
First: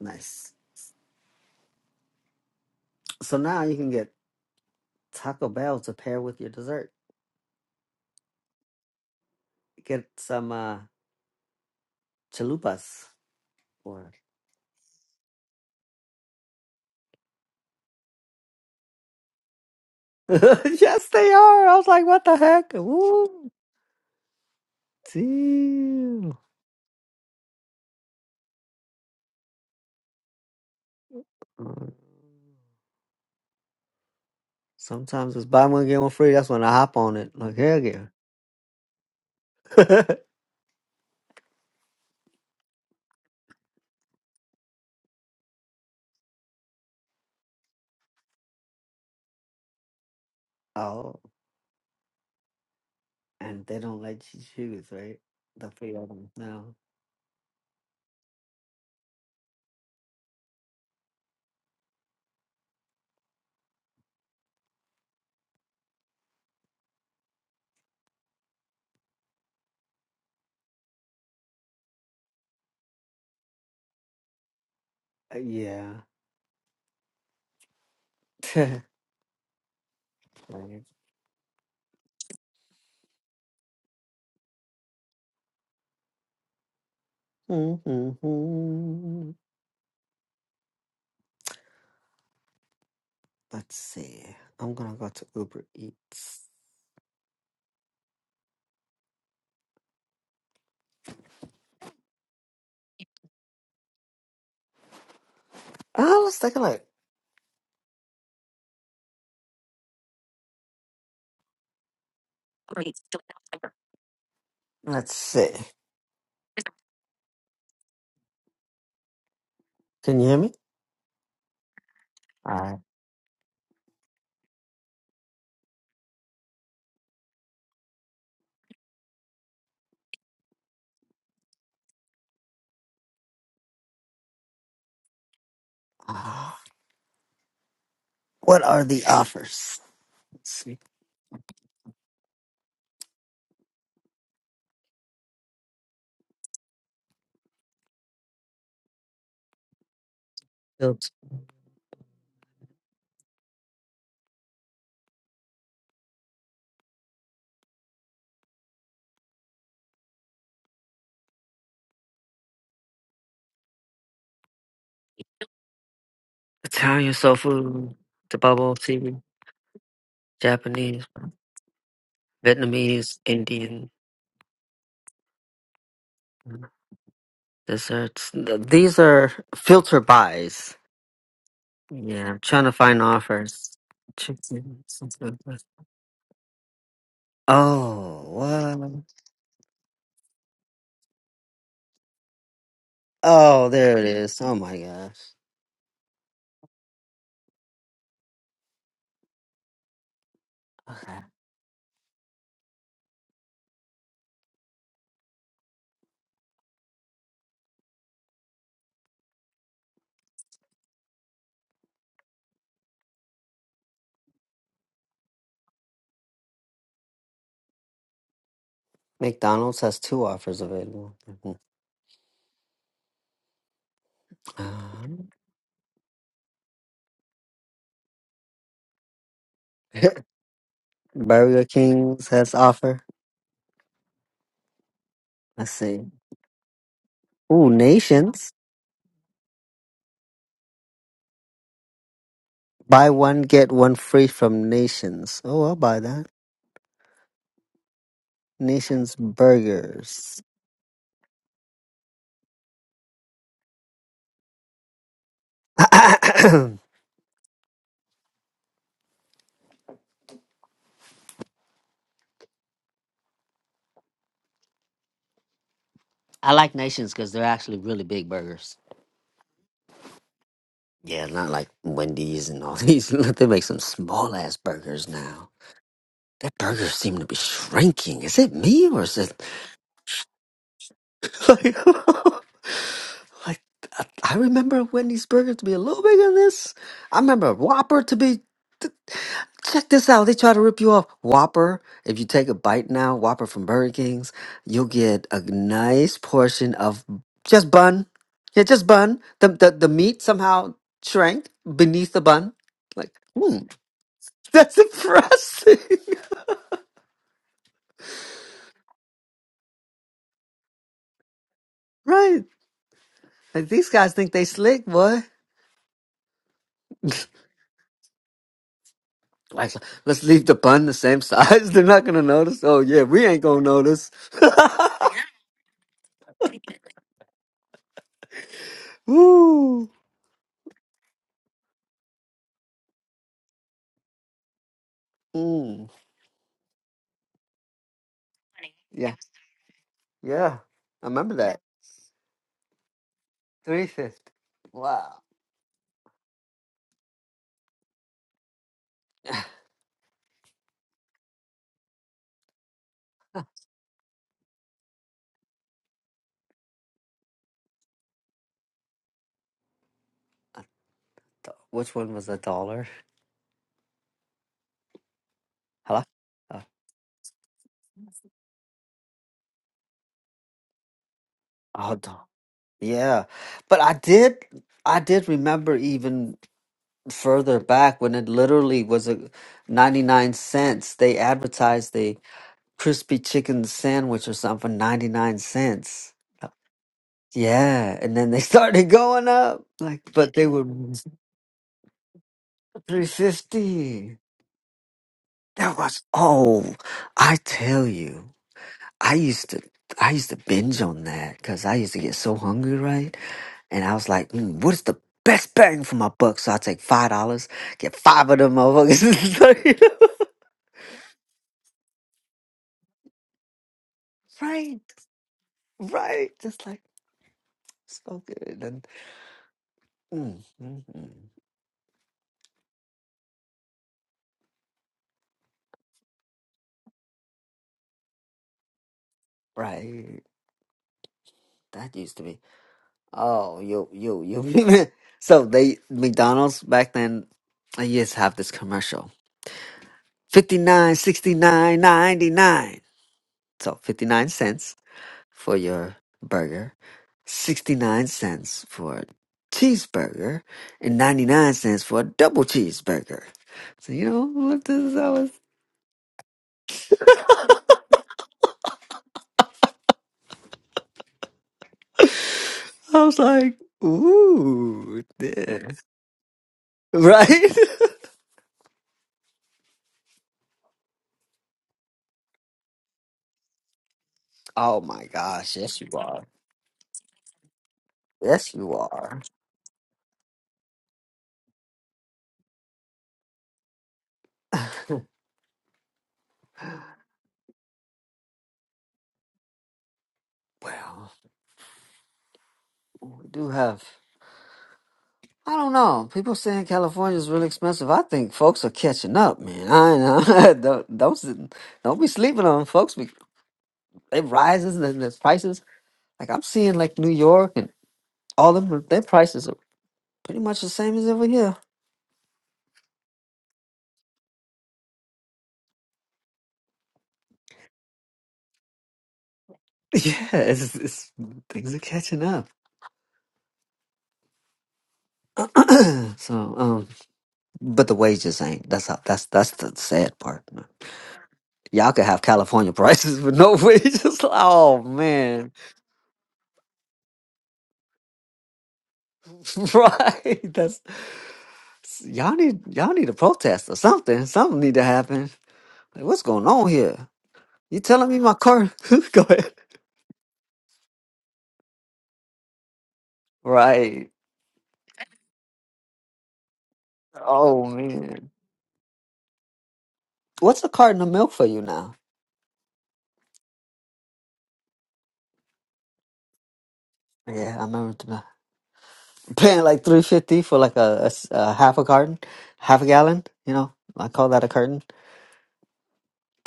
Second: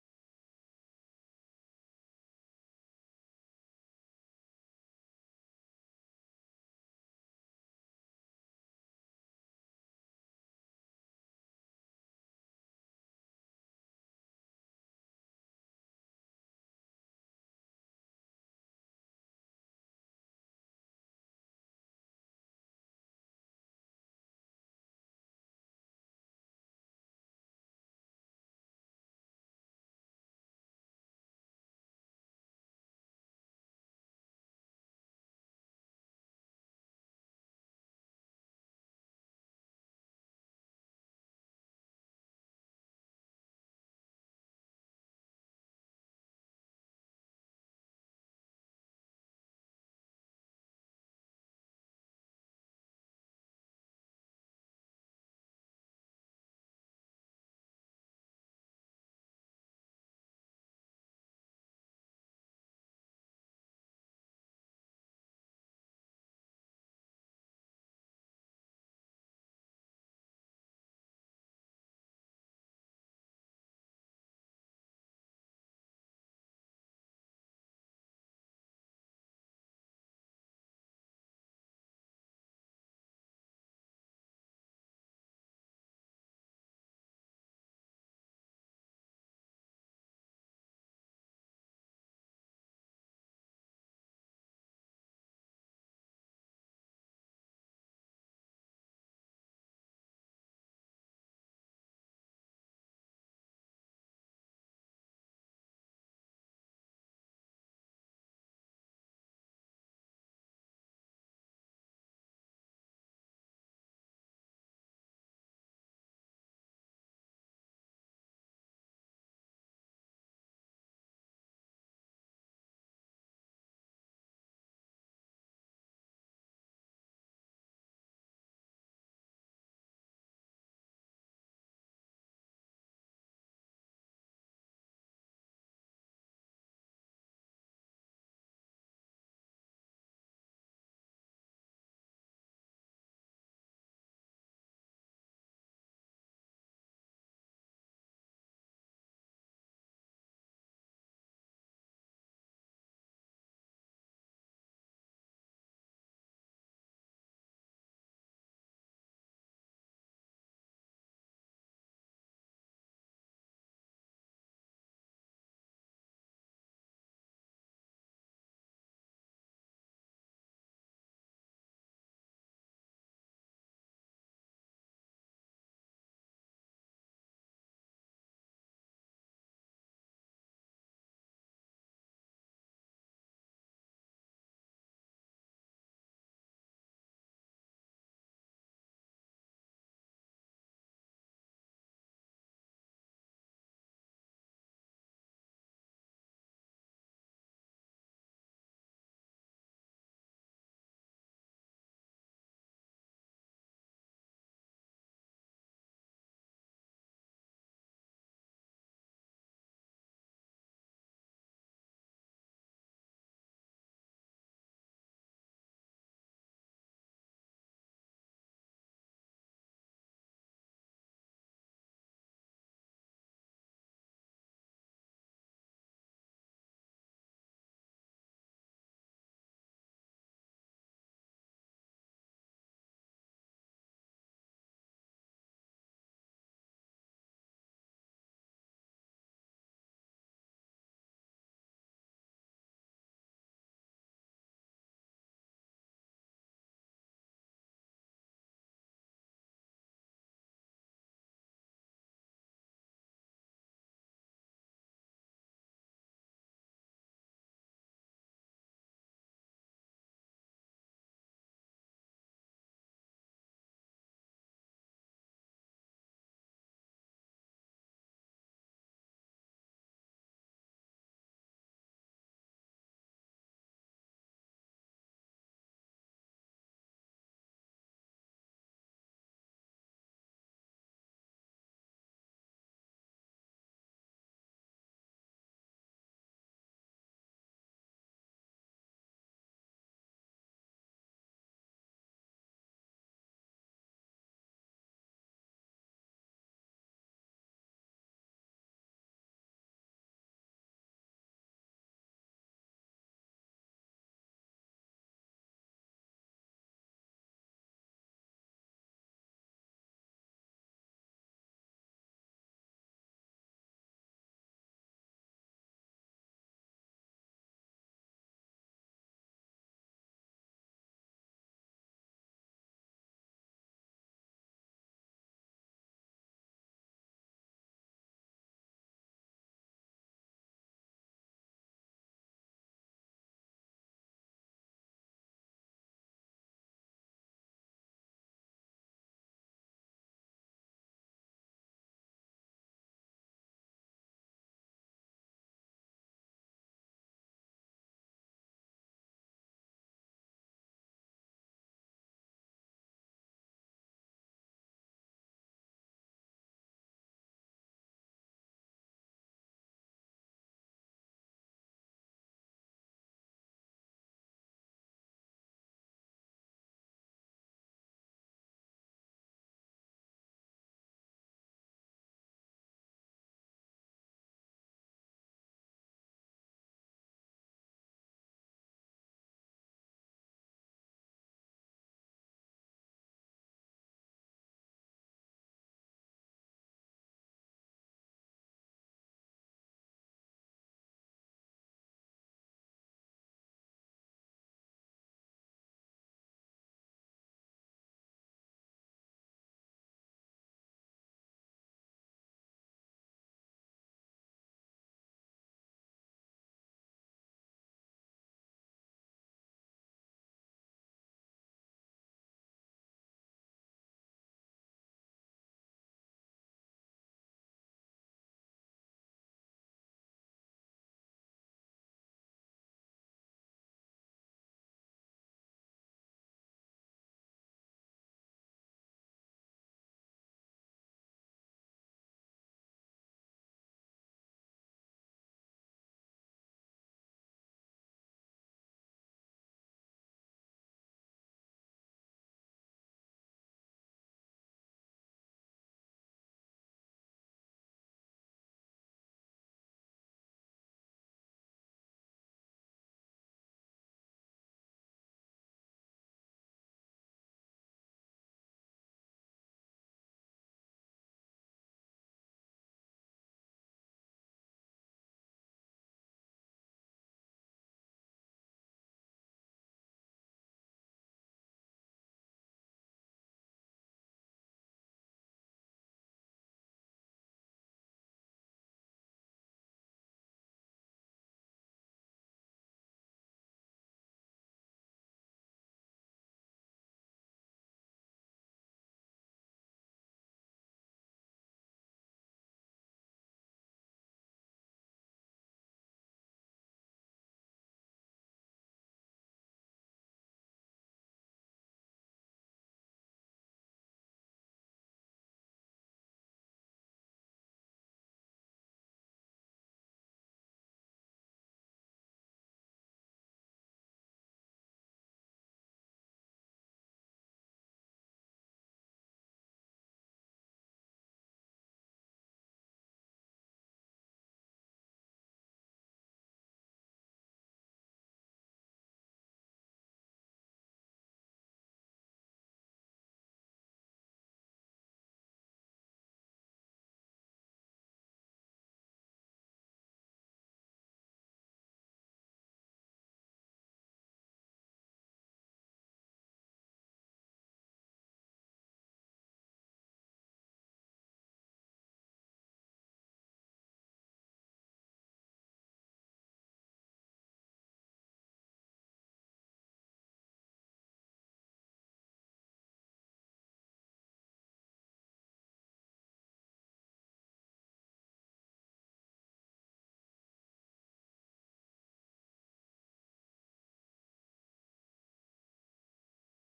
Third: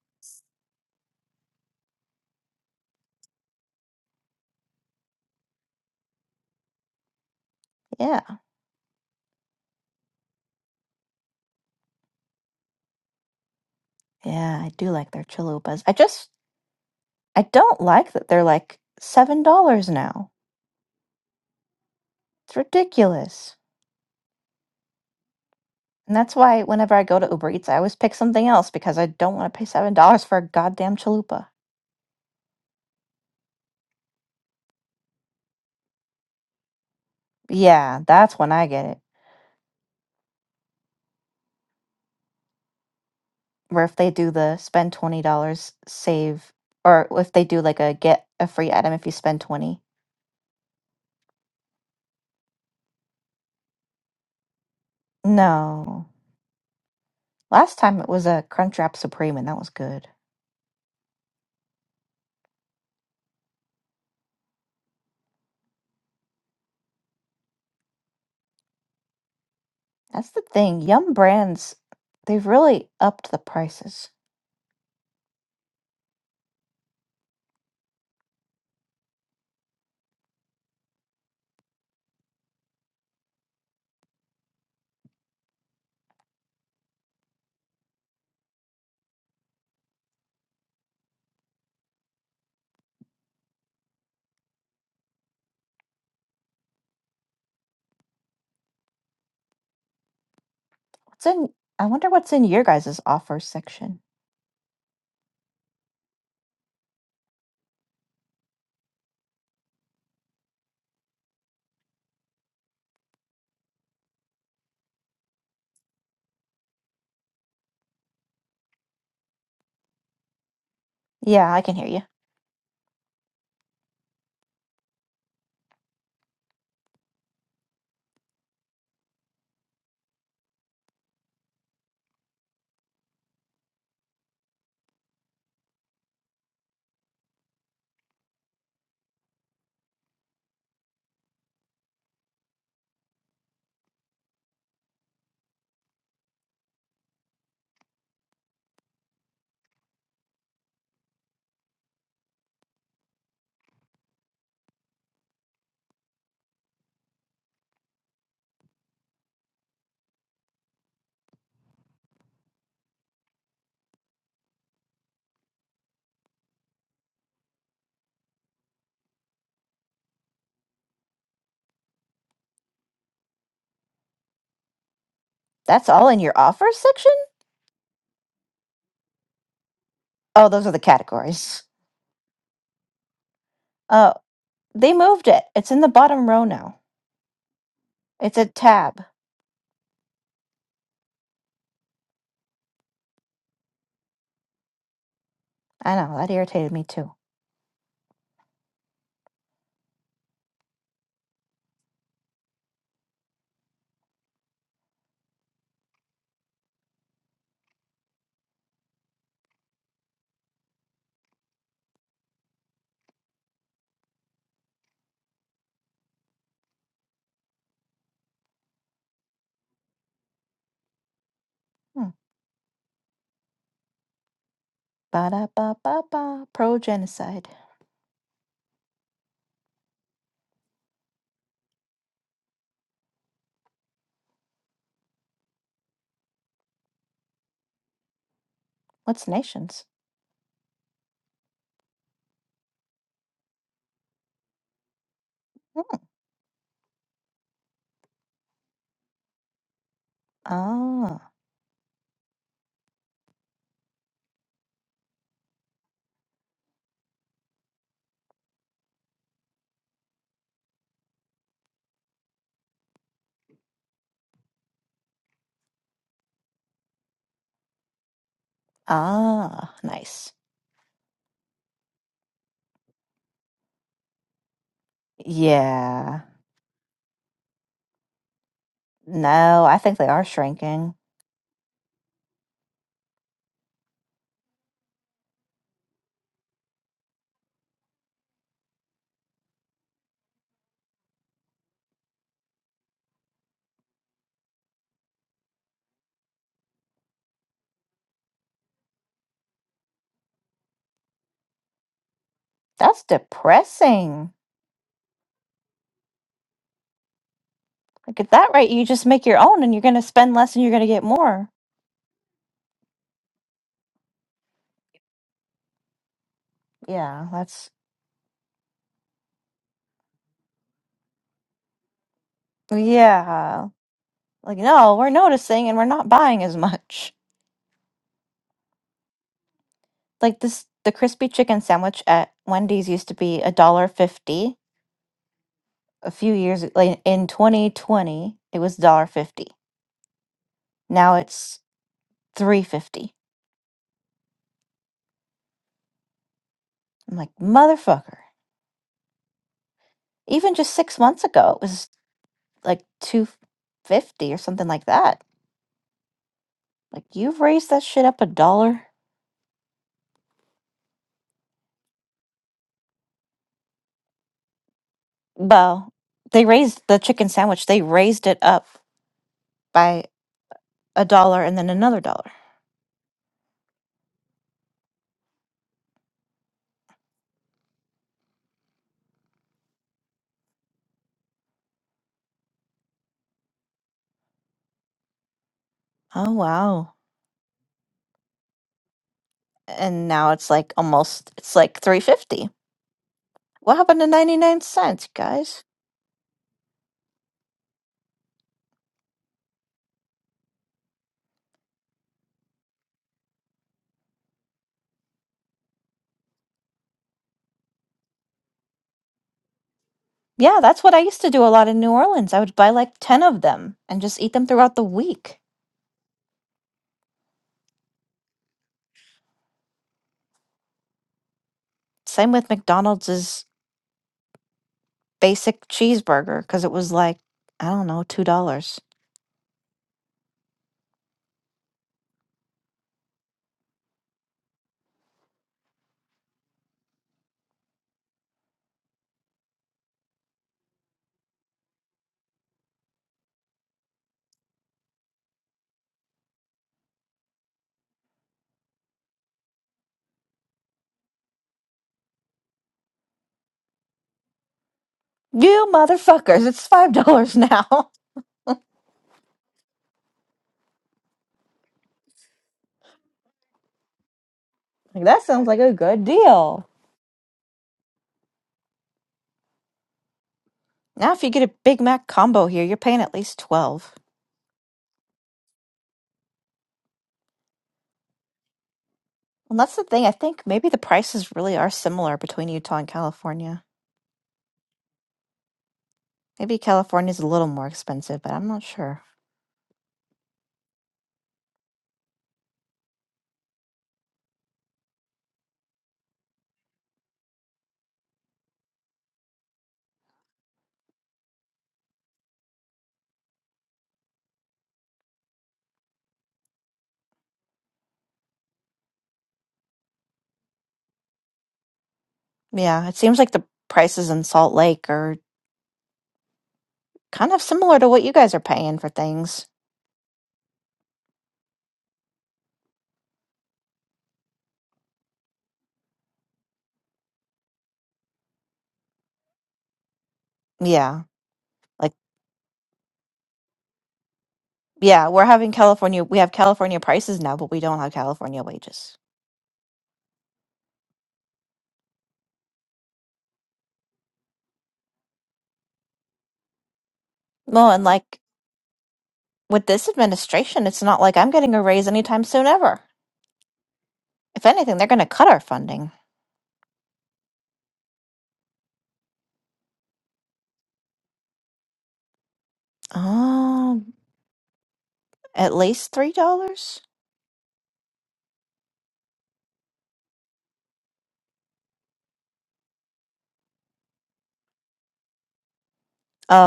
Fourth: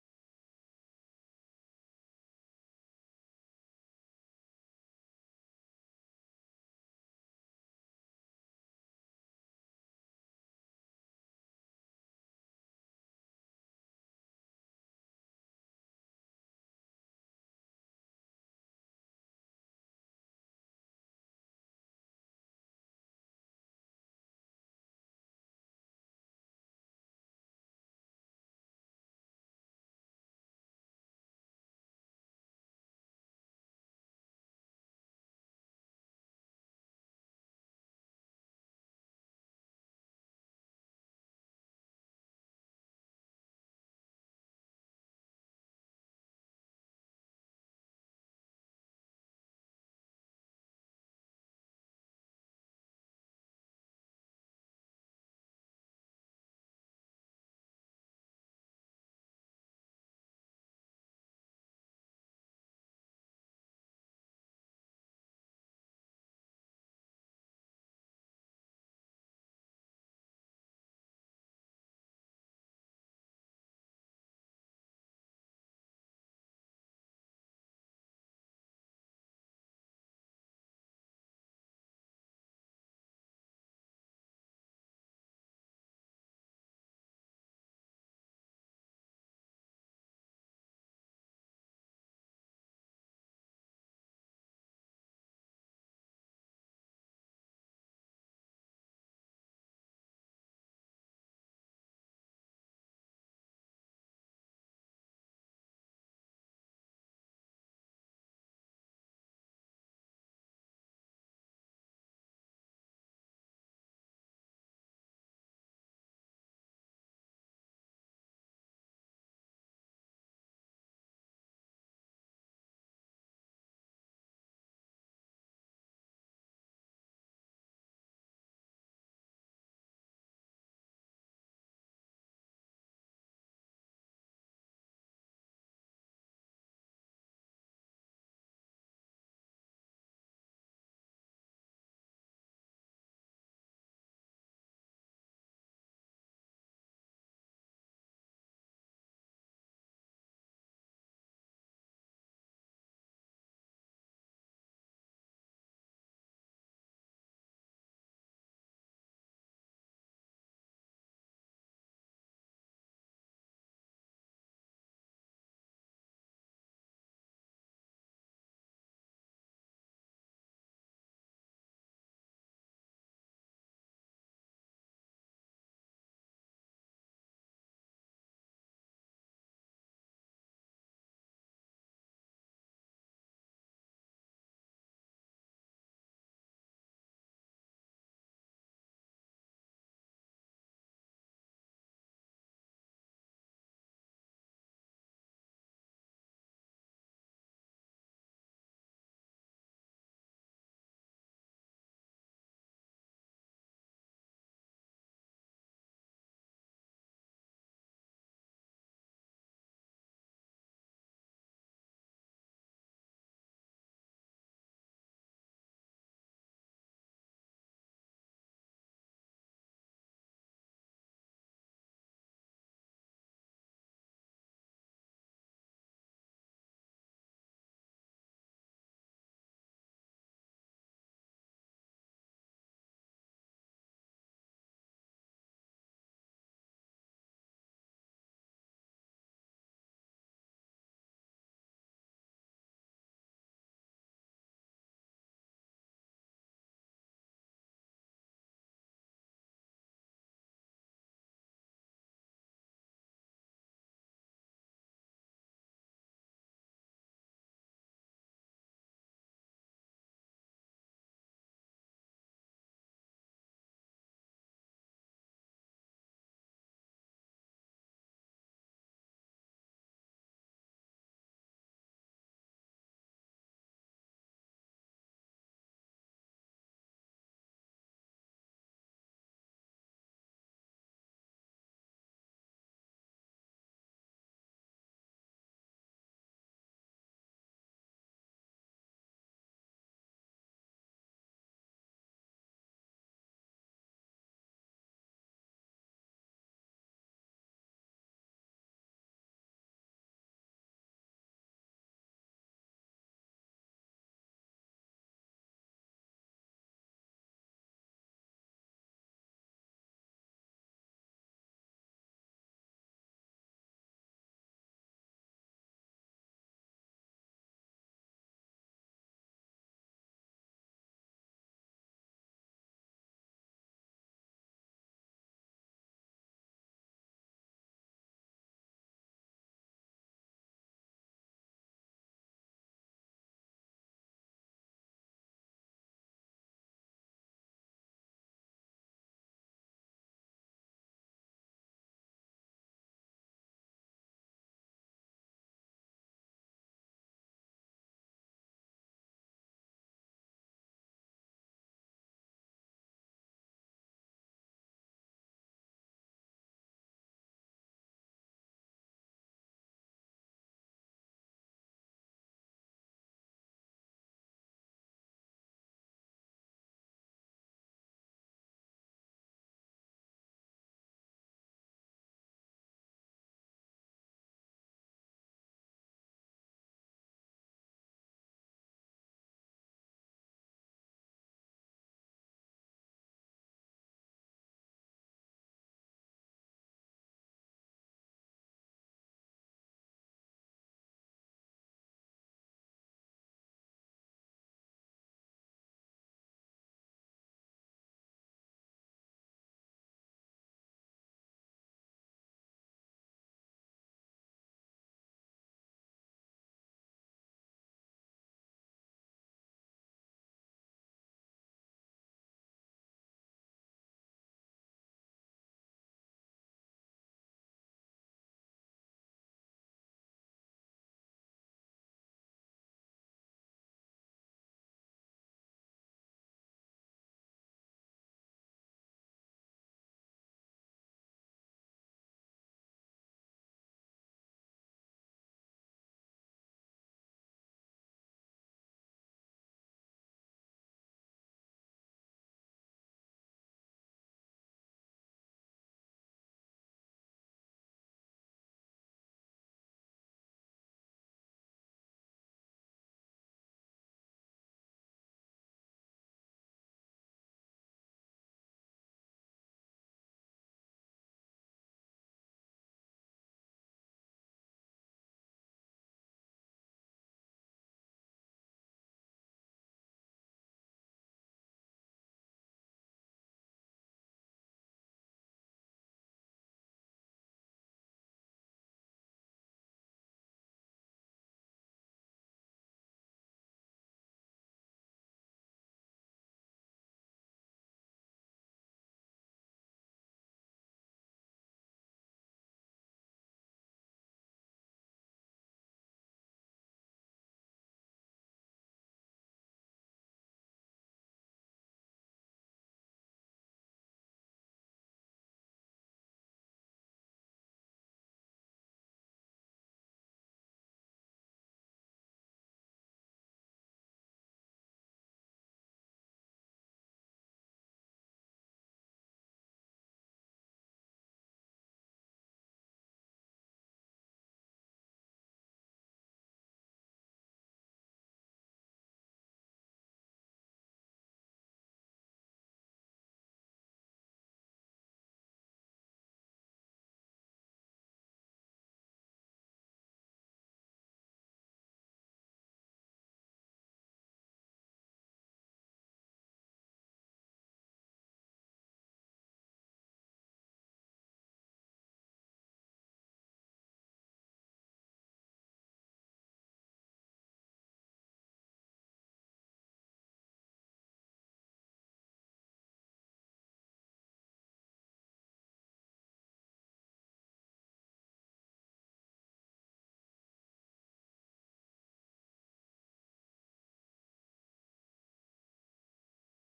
Speaker 2: nice. So now you can get Taco Bell to pair with your dessert.
Speaker 1: Yeah,
Speaker 2: Get some. uh chalupas. Or
Speaker 1: yeah, I do like their chalupas. I just I don't like that they're like seven dollars now.
Speaker 2: yes, they are. I was like, what the
Speaker 1: It's
Speaker 2: heck? Ooh,
Speaker 1: ridiculous, and that's
Speaker 2: damn.
Speaker 1: why whenever I go to Uber Eats, I always pick something else because I don't want to pay seven dollars for a goddamn chalupa.
Speaker 2: Uh, Sometimes it's buy one get one free. That's when I hop on it. Like hell
Speaker 1: Yeah,
Speaker 2: yeah.
Speaker 1: that's when I get it. Where if they do the spend twenty dollars save, or if they do like a get a free item if you spend twenty.
Speaker 2: oh, and they don't let you choose, right? The free
Speaker 1: No,
Speaker 2: item. No.
Speaker 1: last time it was a Crunchwrap Supreme, and that was good. That's the thing. Yum brands, they've really upped the prices.
Speaker 2: Uh, Yeah. Right. Mhm. Let's see. I'm gonna go to Uber Eats.
Speaker 1: What's in, I wonder what's in your guys' offer section.
Speaker 2: Oh, let's take a look. Let's see. Can you hear me?
Speaker 1: Yeah, I can hear you.
Speaker 2: All right. What are the offers? Let's see. Built Italian soul food, the bubble tea, Japanese, Vietnamese, Indian
Speaker 1: That's all in your offer section?
Speaker 2: desserts. Th- These are filter
Speaker 1: Oh, those are
Speaker 2: buys.
Speaker 1: the categories.
Speaker 2: Yeah, I'm trying to find offers.
Speaker 1: Oh,
Speaker 2: Chicken.
Speaker 1: they moved
Speaker 2: something
Speaker 1: it.
Speaker 2: like that.
Speaker 1: It's in the bottom row now.
Speaker 2: Oh,
Speaker 1: It's a
Speaker 2: what?
Speaker 1: tab.
Speaker 2: Oh, there it is. Oh my gosh.
Speaker 1: I know, that irritated me too.
Speaker 2: Okay. McDonald's has two offers available. Mhm.
Speaker 1: Hmm.
Speaker 2: Um,
Speaker 1: Ba da ba ba ba. Pro genocide.
Speaker 2: Burger King's has offer. Let's see. Ooh, Nations.
Speaker 1: What's nations?
Speaker 2: Buy one, get one free from Nations. Oh, I'll
Speaker 1: Hmm.
Speaker 2: buy that. Nations burgers.
Speaker 1: Ah.
Speaker 2: I like Nations because they're actually really big burgers.
Speaker 1: Ah. Nice.
Speaker 2: Yeah, not like Wendy's and all these. they make some small ass burgers now.
Speaker 1: Yeah.
Speaker 2: That burgers seem to be shrinking. Is it me or is it
Speaker 1: No, I think they are shrinking.
Speaker 2: Like, like I, I remember Wendy's Burger to be a little bigger than this. I remember Whopper to be. th- Check this out. They try to rip you off. Whopper, if you take a bite now, Whopper from Burger King's, you'll get a nice portion of just bun. Yeah, just bun. The the, the meat somehow shrank beneath the bun.
Speaker 1: That's
Speaker 2: Like, hmm,
Speaker 1: depressing.
Speaker 2: that's impressive.
Speaker 1: Look at that, right? You just make your own and you're going to spend less and you're going to get more.
Speaker 2: right. Like these guys think they slick, boy.
Speaker 1: Yeah, that's,
Speaker 2: Like, let's leave the bun the same size. They're not gonna notice. Oh yeah, we ain't gonna
Speaker 1: yeah.
Speaker 2: notice.
Speaker 1: Like, no, we're noticing and we're not buying as much.
Speaker 2: Woo.
Speaker 1: Like this, the crispy chicken sandwich at Wendy's used to be a dollar fifty
Speaker 2: Mm.
Speaker 1: a few years like in 2020, it was dollar
Speaker 2: Yeah.
Speaker 1: fifty.
Speaker 2: Yeah. I
Speaker 1: Now
Speaker 2: remember
Speaker 1: it's
Speaker 2: that.
Speaker 1: three fifty.
Speaker 2: Three fifty. Wow.
Speaker 1: I'm like, motherfucker. Even just six months ago, it was like two fifty or something like that. Like you've raised that shit up a dollar.
Speaker 2: Which one was a dollar?
Speaker 1: Well,
Speaker 2: Hello.
Speaker 1: they
Speaker 2: Uh,
Speaker 1: raised the chicken sandwich. They raised it up by a dollar and then
Speaker 2: oh,
Speaker 1: another
Speaker 2: do-
Speaker 1: dollar.
Speaker 2: yeah. But I did. I did remember even further back when it literally was a ninety nine cents. They advertised the crispy chicken sandwich or something for ninety nine cents.
Speaker 1: Oh wow.
Speaker 2: Yeah, and then they started going up, like,
Speaker 1: And now
Speaker 2: but they
Speaker 1: it's
Speaker 2: were
Speaker 1: like almost it's like 350. What happened to
Speaker 2: 350.
Speaker 1: 99 cents, guys?
Speaker 2: That was, oh, I tell you, I used to, I used to binge on that because I used to get so hungry, right? And I was like, mm, what is the best bang for my buck? So I take five dollars, get five of them motherfuckers.
Speaker 1: Yeah, that's what I used to do a lot in New Orleans. I would buy like 10 of them and just eat them throughout
Speaker 2: right,
Speaker 1: the week.
Speaker 2: right, just like so good, and mm, mm, mm,
Speaker 1: Same with McDonald's basic cheeseburger because it was like I don't know two dollars.
Speaker 2: right. That used to be. Oh, yo, yo, yo. so they McDonald's back then I used to have this commercial. 59, 69, 99. So 59 cents for your burger, 69 cents for a cheeseburger, and 99 cents for a double cheeseburger. So you know what this I was
Speaker 1: You motherfuckers! It's five dollars now.
Speaker 2: I was like,
Speaker 1: like
Speaker 2: ooh,
Speaker 1: that sounds like a
Speaker 2: this,
Speaker 1: good deal.
Speaker 2: right?
Speaker 1: Now, if you get a Big Mac combo here, you're paying at least twelve.
Speaker 2: oh my gosh, yes you are. Yes you are.
Speaker 1: And that's the thing. I think maybe the prices really are similar between Utah and California. Maybe California's a little more expensive, but I'm not sure.
Speaker 2: well. We do have. I don't know. People saying California is really expensive. I think folks are catching up, man. I know. don't don't s- don't be sleeping on folks. Be, it rises and the prices. Like I'm seeing, like New York and all them, their prices are pretty much the same as over here.
Speaker 1: Yeah, it seems like the prices in Salt Lake are kind of similar to what you guys are paying for things.
Speaker 2: Yeah, it's, it's things are catching up. so, um, but the wages ain't. That's how. That's that's the sad part. man.
Speaker 1: Yeah, like.
Speaker 2: Y'all could have California prices with no wages. Oh
Speaker 1: Yeah, we're
Speaker 2: man,
Speaker 1: having California, we have California prices now, but we don't have California wages.
Speaker 2: right? That's Y'all need y'all need to protest or something. Something need to happen. Like, what's going on here?
Speaker 1: Well,
Speaker 2: You
Speaker 1: and
Speaker 2: telling
Speaker 1: like
Speaker 2: me my car? Go ahead.
Speaker 1: with this administration, it's not like I'm getting a raise anytime soon ever.
Speaker 2: Right.
Speaker 1: If anything, they're going to cut our funding.
Speaker 2: Oh man. What's a carton of milk for you now?
Speaker 1: Um, at least three dollars.
Speaker 2: Yeah, I remember t- uh, paying like three fifty for like a, a s- a half a carton, half a gallon. You know, I call that a carton.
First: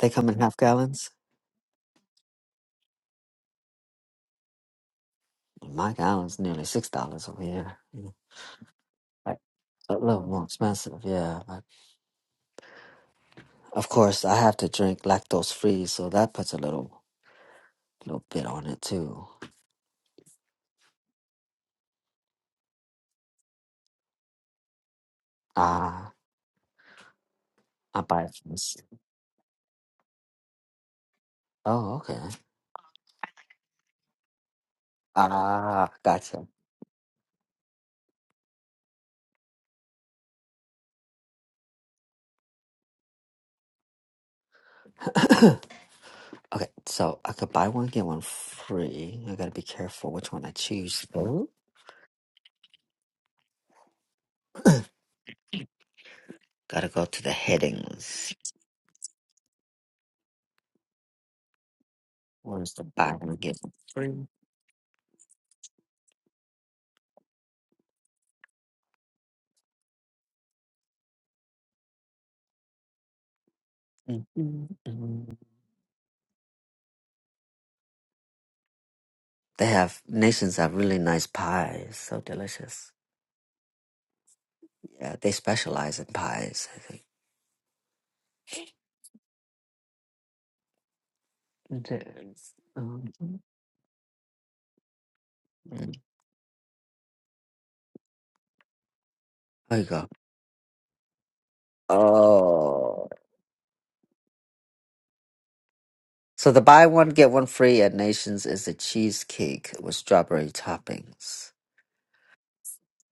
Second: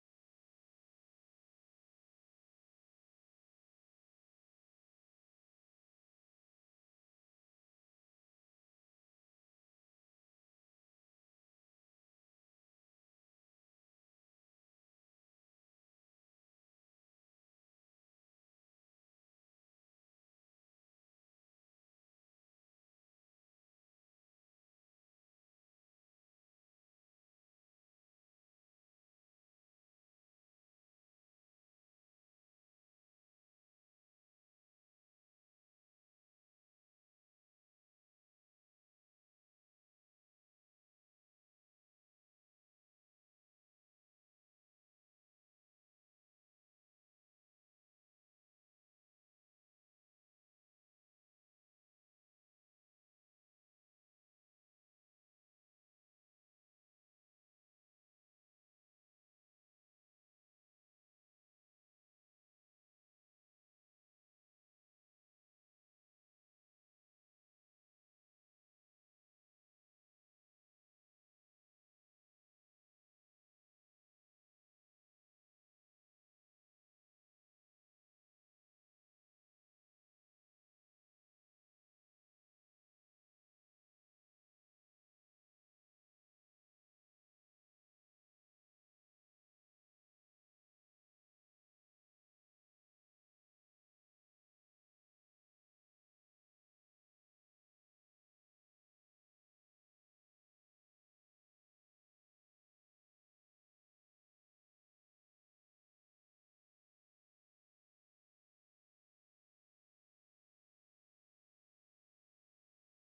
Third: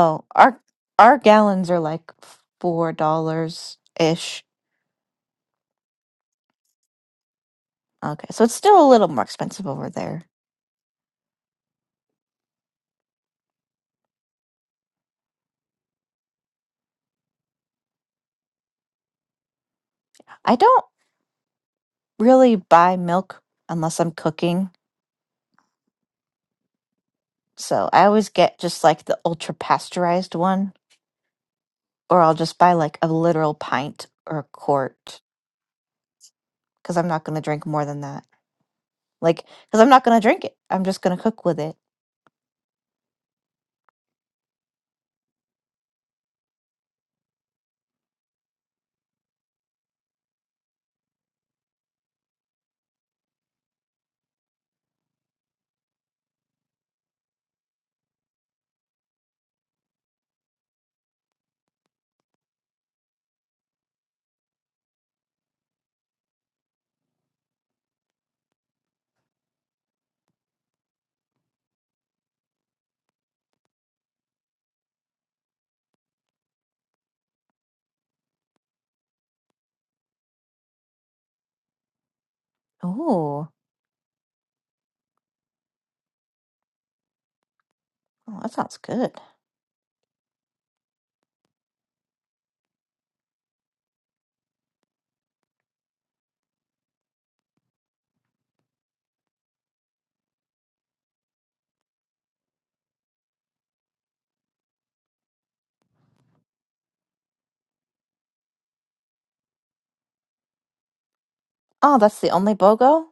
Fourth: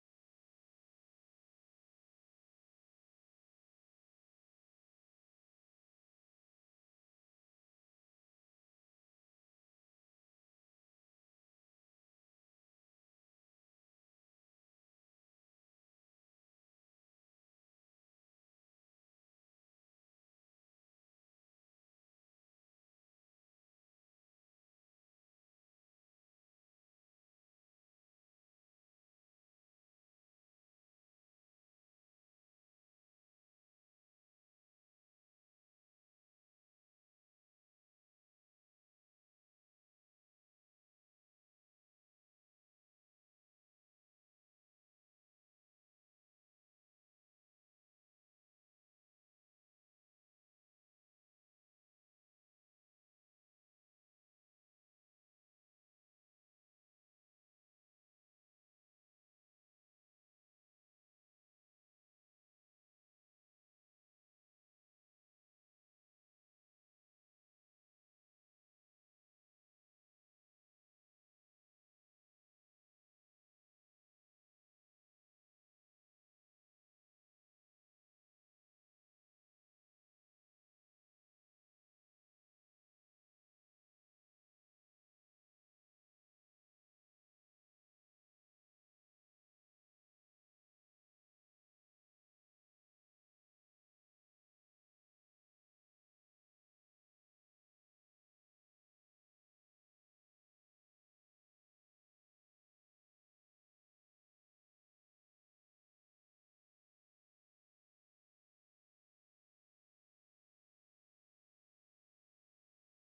Speaker 2: They come in half
Speaker 1: our
Speaker 2: gallons.
Speaker 1: our gallons are like four dollars ish.
Speaker 2: My gallon's nearly six dollars over here. you know,
Speaker 1: Okay, so it's still a little more
Speaker 2: Like
Speaker 1: expensive over
Speaker 2: a
Speaker 1: there.
Speaker 2: little more expensive, yeah. But of course, I have to drink lactose free, so that puts a little little bit on it too.
Speaker 1: I don't really buy milk unless I'm cooking,
Speaker 2: Ah,
Speaker 1: so
Speaker 2: I
Speaker 1: I
Speaker 2: buy
Speaker 1: always
Speaker 2: it from.
Speaker 1: get
Speaker 2: s-
Speaker 1: just like the ultra pasteurized one
Speaker 2: Oh, okay.
Speaker 1: or I'll just buy like a literal pint or a quart
Speaker 2: Ah, gotcha.
Speaker 1: because I'm not going to drink more than that. Like, because I'm not going to drink it. I'm just going to cook with it.
Speaker 2: Okay, so I could buy one get one free. I gotta be careful which one I choose though. Gotta go to the headings. Where's the buy one get one free? Mhm, mhm. They have nations have really nice pies. So delicious.
Speaker 1: Ooh,
Speaker 2: Yeah, they specialize in pies. I think.
Speaker 1: oh, that sounds good.
Speaker 2: Yes. Um, mm. There you go. Oh. So the buy one get one free at Nations is a cheesecake with strawberry toppings.
Speaker 1: Oh, that's the only BOGO?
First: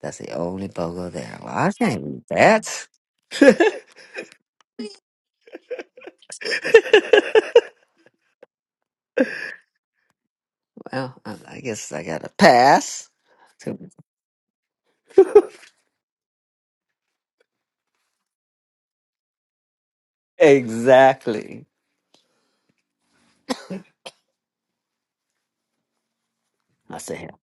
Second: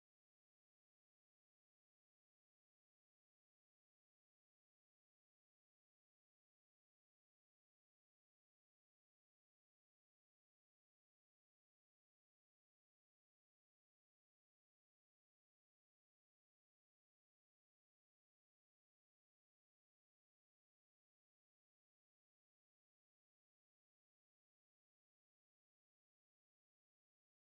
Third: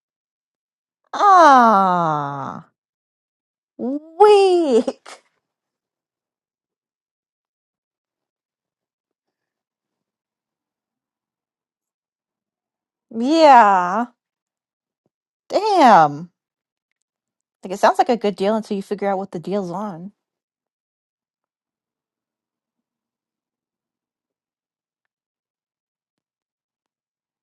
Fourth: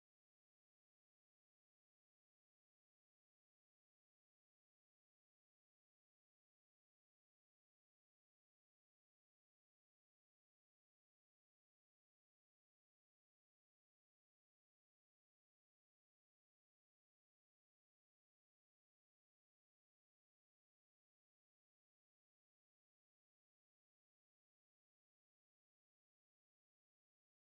Speaker 2: That's the only BOGO there. Well, I can't eat that.
Speaker 1: Ah, weak.
Speaker 2: well, I I guess I gotta pass.
Speaker 1: Yeah. Damn. Like it sounds like a good deal until you figure out what the deal's on.
Speaker 2: exactly. I said, hell,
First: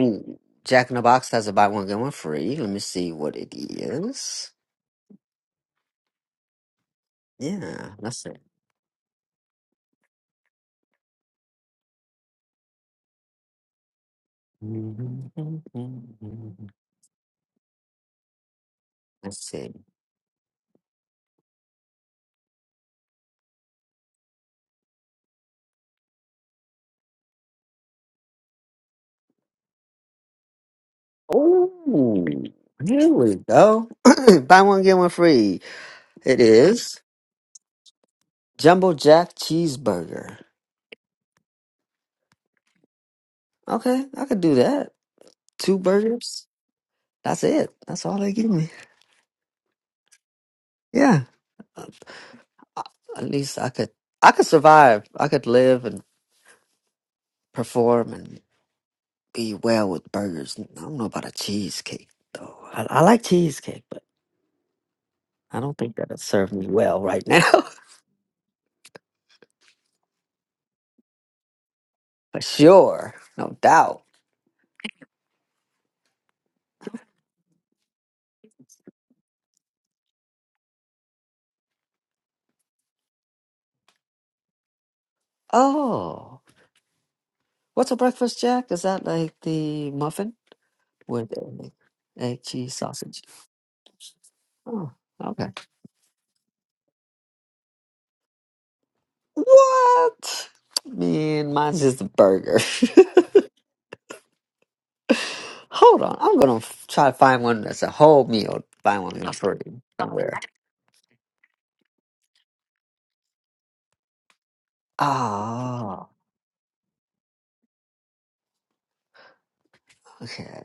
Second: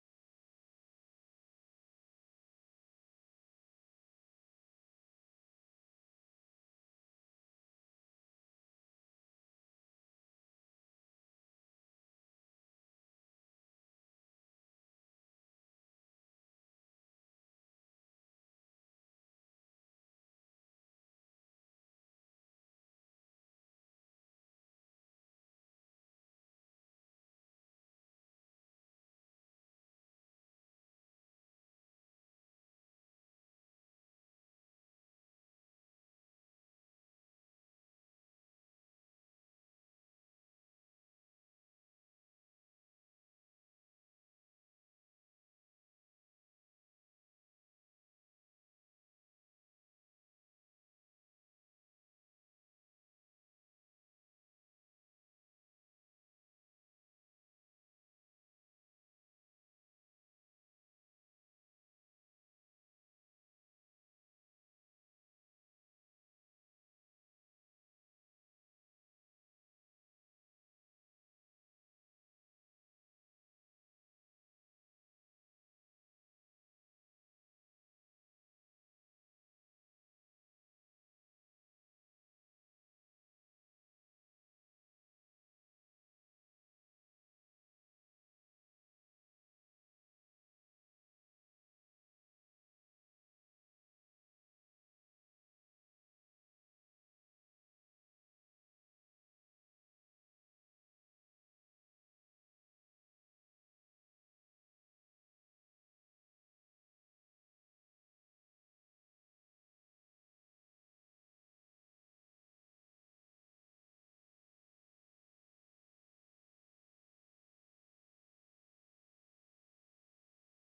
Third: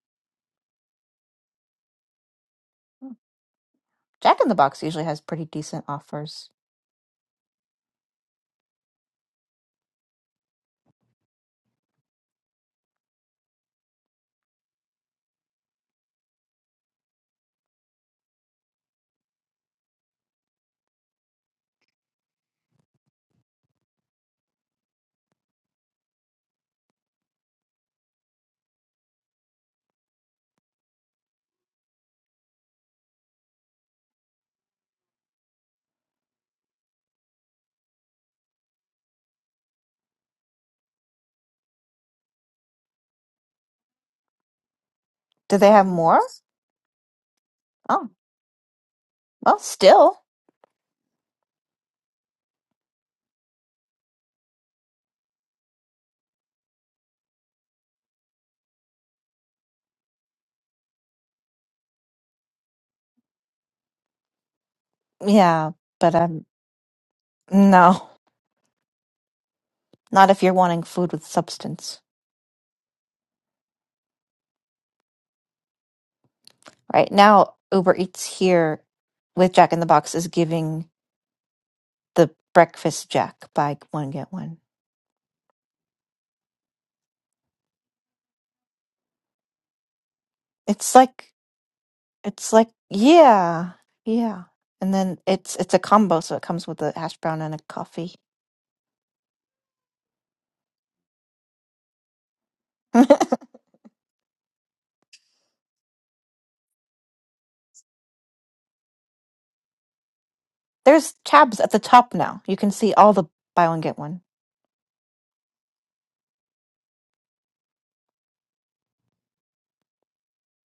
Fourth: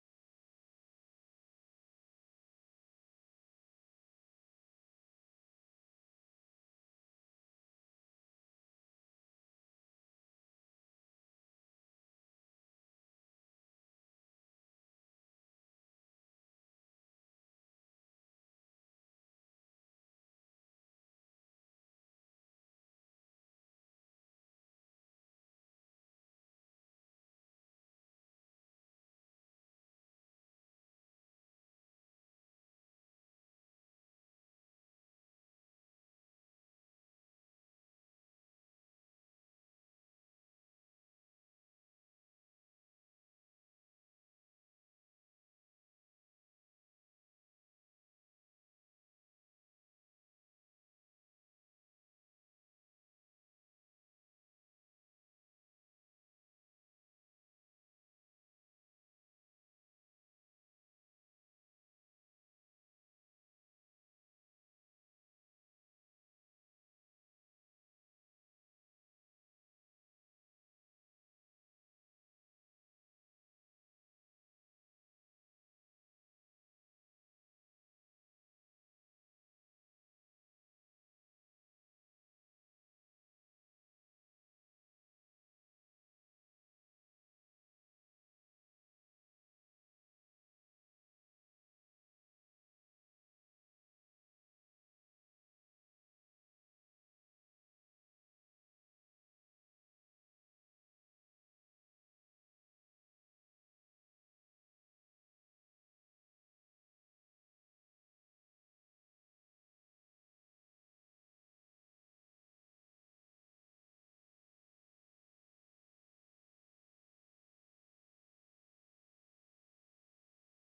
Speaker 2: ooh, Jack in the Box has a buy one get one free. Let me see what it
Speaker 1: Jack in
Speaker 2: is.
Speaker 1: the Box usually has pretty decent offers.
Speaker 2: Yeah, that's it. Let's see. Oh, here we go. Buy one, get one free. It is Jumbo Jack Cheeseburger. Okay, I could do that.
Speaker 1: Do they
Speaker 2: Two
Speaker 1: have more?
Speaker 2: burgers. That's it. That's
Speaker 1: Oh,
Speaker 2: all they give me.
Speaker 1: well, still.
Speaker 2: Yeah. Uh, uh, At least I could I could survive. I could live and perform and be well with burgers. I don't know about a cheesecake though. I, I like cheesecake, but I
Speaker 1: Yeah,
Speaker 2: don't think
Speaker 1: but
Speaker 2: that'll
Speaker 1: um,
Speaker 2: serve me well right now.
Speaker 1: no, not if you're wanting food with substance.
Speaker 2: For sure. No doubt.
Speaker 1: Right now, Uber Eats here with Jack in the Box is giving the breakfast Jack buy one get one.
Speaker 2: Oh. What's a breakfast jack? Is that like the muffin
Speaker 1: It's
Speaker 2: with
Speaker 1: like
Speaker 2: egg, egg
Speaker 1: it's like
Speaker 2: cheese sausage?
Speaker 1: yeah, yeah,
Speaker 2: Oh,
Speaker 1: and then
Speaker 2: okay.
Speaker 1: it's it's a combo, so it comes with a hash brown and a coffee.
Speaker 2: What? Man, mine's just a burger. Hold on, I'm gonna f- try to find one that's a whole meal. Find one that's free somewhere.
Speaker 1: There's tabs at the top now. You can see all the buy one get one.
Speaker 2: Ah, okay.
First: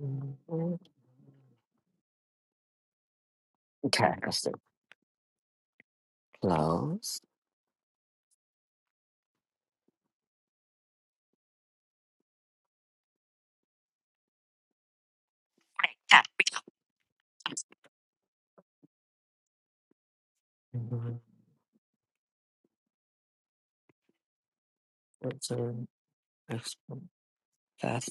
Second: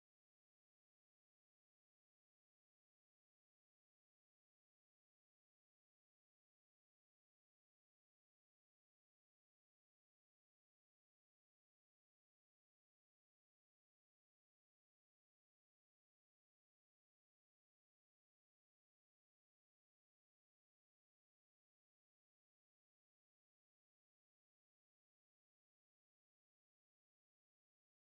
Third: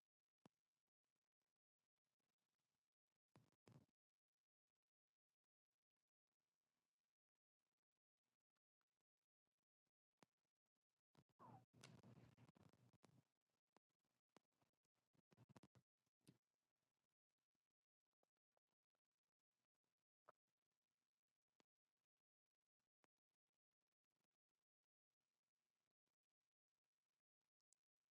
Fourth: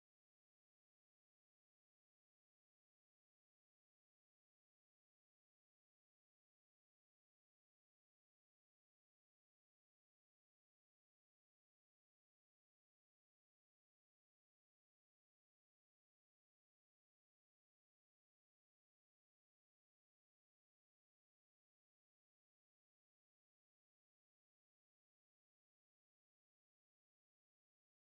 Speaker 2: Mhm. Okay, that's the close. Mhm. What's an extra fast?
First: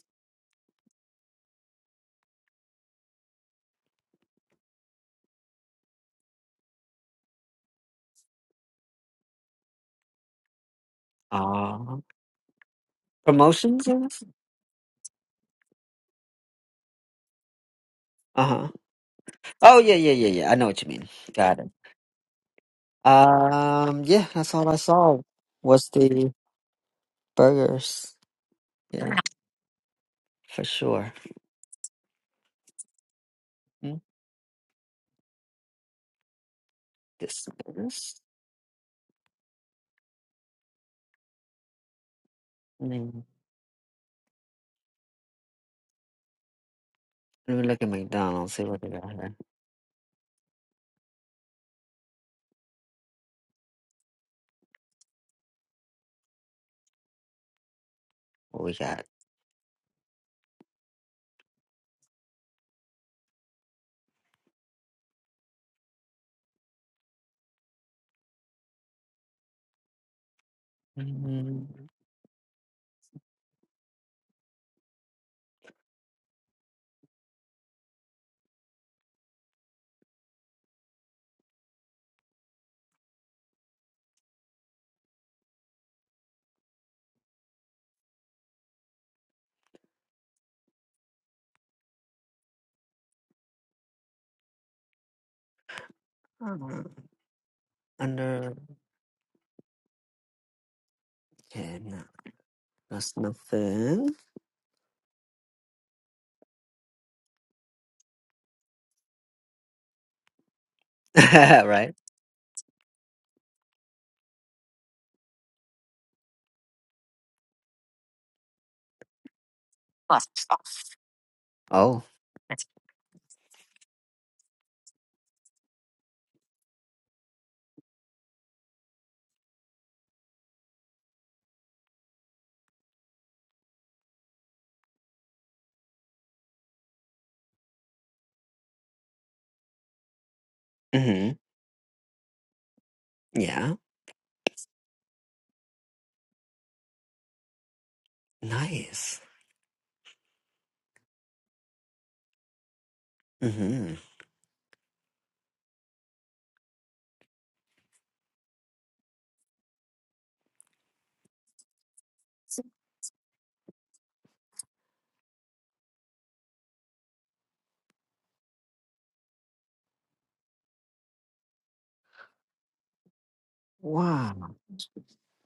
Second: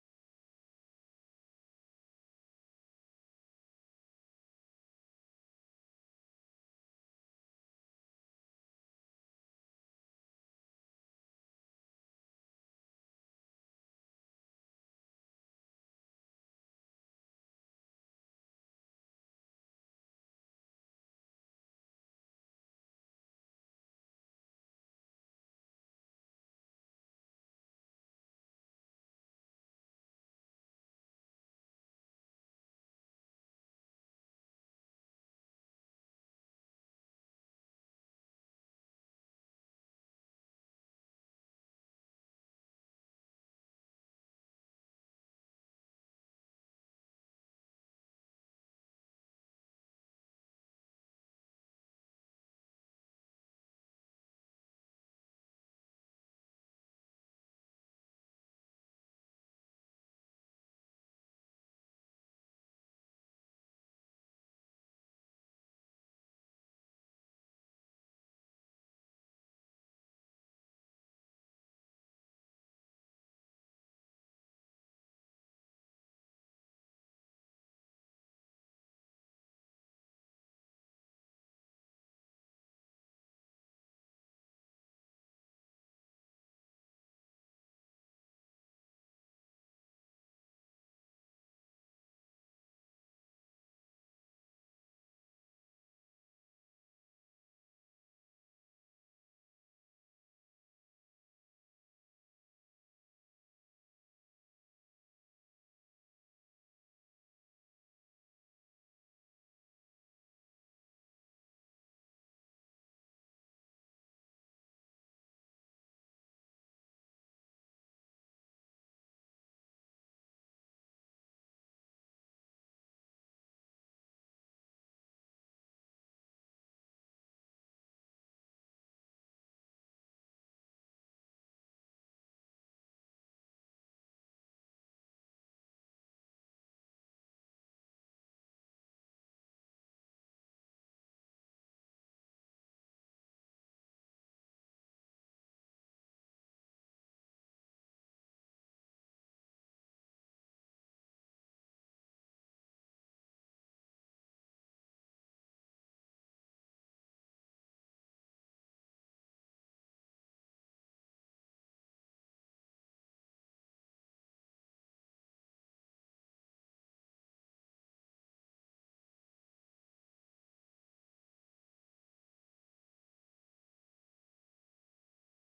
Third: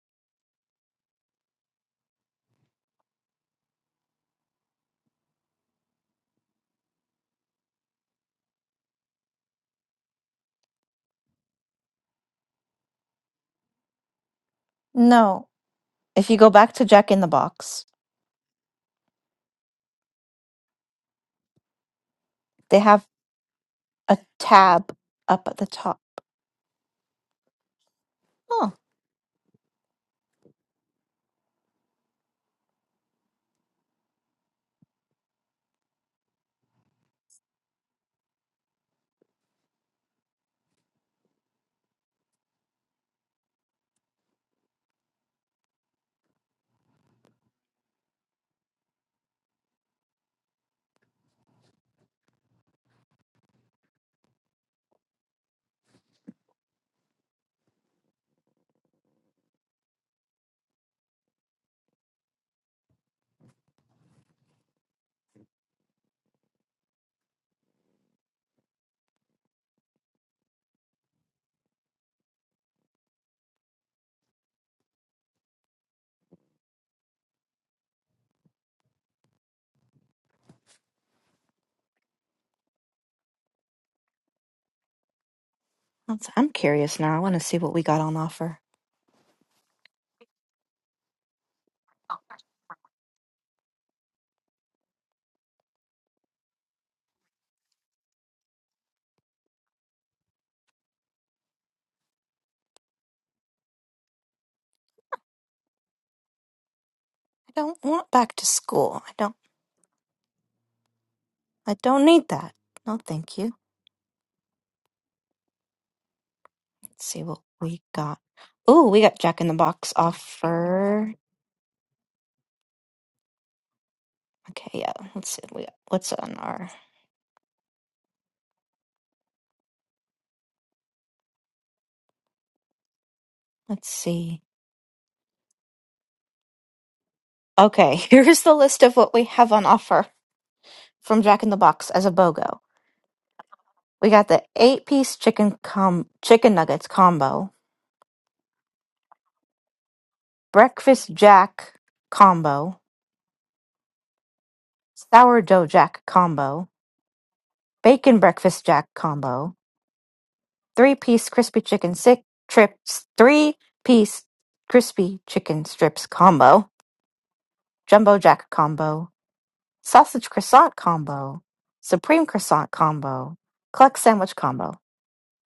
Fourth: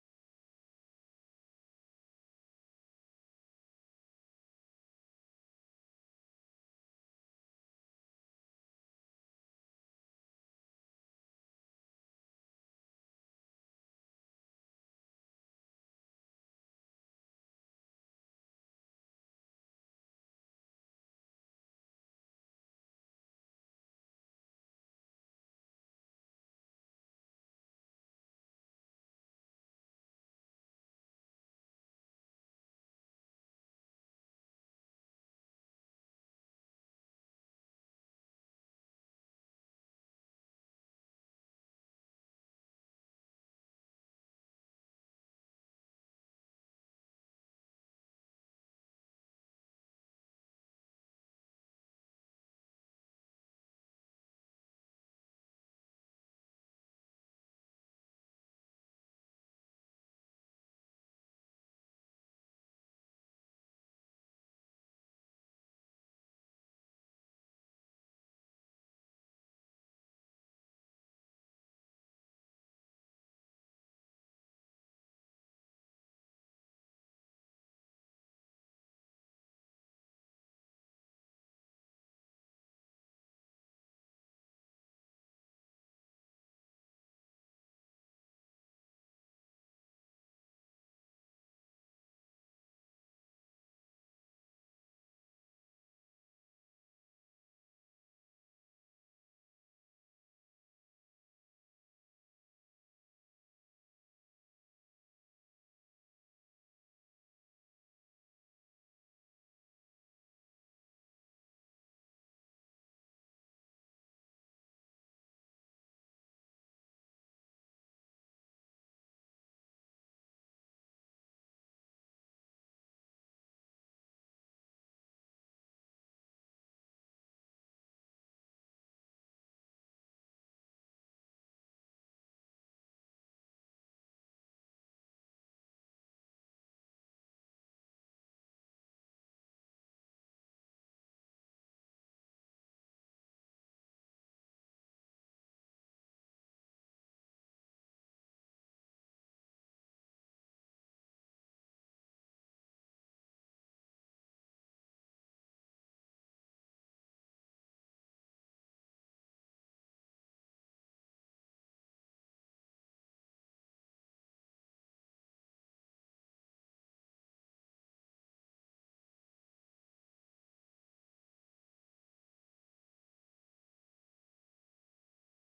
Speaker 2: Ah, promotions, I guess.
Speaker 1: No, if you go back to Jack in the Box,
Speaker 2: Uh huh. Oh yeah, yeah, yeah, yeah. I know what you mean. Got it.
Speaker 1: they have
Speaker 2: Um,
Speaker 1: a
Speaker 2: yeah, that's all I
Speaker 1: tab
Speaker 2: saw
Speaker 1: up at the
Speaker 2: was
Speaker 1: top.
Speaker 2: the burgers.
Speaker 1: Oh,
Speaker 2: Yeah, for sure. Mm, This burgers. Mm. Let me look at McDonald's. See what they got here. What we got? Mm,
Speaker 1: that's, I'm curious now. I want to see what we got on offer.
Speaker 2: uh, under ten. no, that's nothing.
Speaker 1: I don't want back to school. I don't. I
Speaker 2: right?
Speaker 1: don't need that. No, thank you. Let's see what we got. Oh, we got Jack in the Box
Speaker 2: Plus sauce.
Speaker 1: offer.
Speaker 2: Oh,
Speaker 1: Okay, yeah. Let's see. We got, what's on our? Let's see. Okay, here's the list of what we have on offer from
Speaker 2: mm-hmm.
Speaker 1: Jack in the Box as a BOGO.
Speaker 2: yeah.
Speaker 1: We got the eight piece chicken com chicken nuggets combo,
Speaker 2: Nice.
Speaker 1: breakfast jack combo,
Speaker 2: Mhm.
Speaker 1: sourdough jack combo, bacon breakfast jack combo, three piece crispy chicken sick trips, three piece crispy chicken strips combo, jumbo jack combo, sausage croissant combo, supreme croissant combo, cluck sandwich
Speaker 2: Wow,
Speaker 1: combo,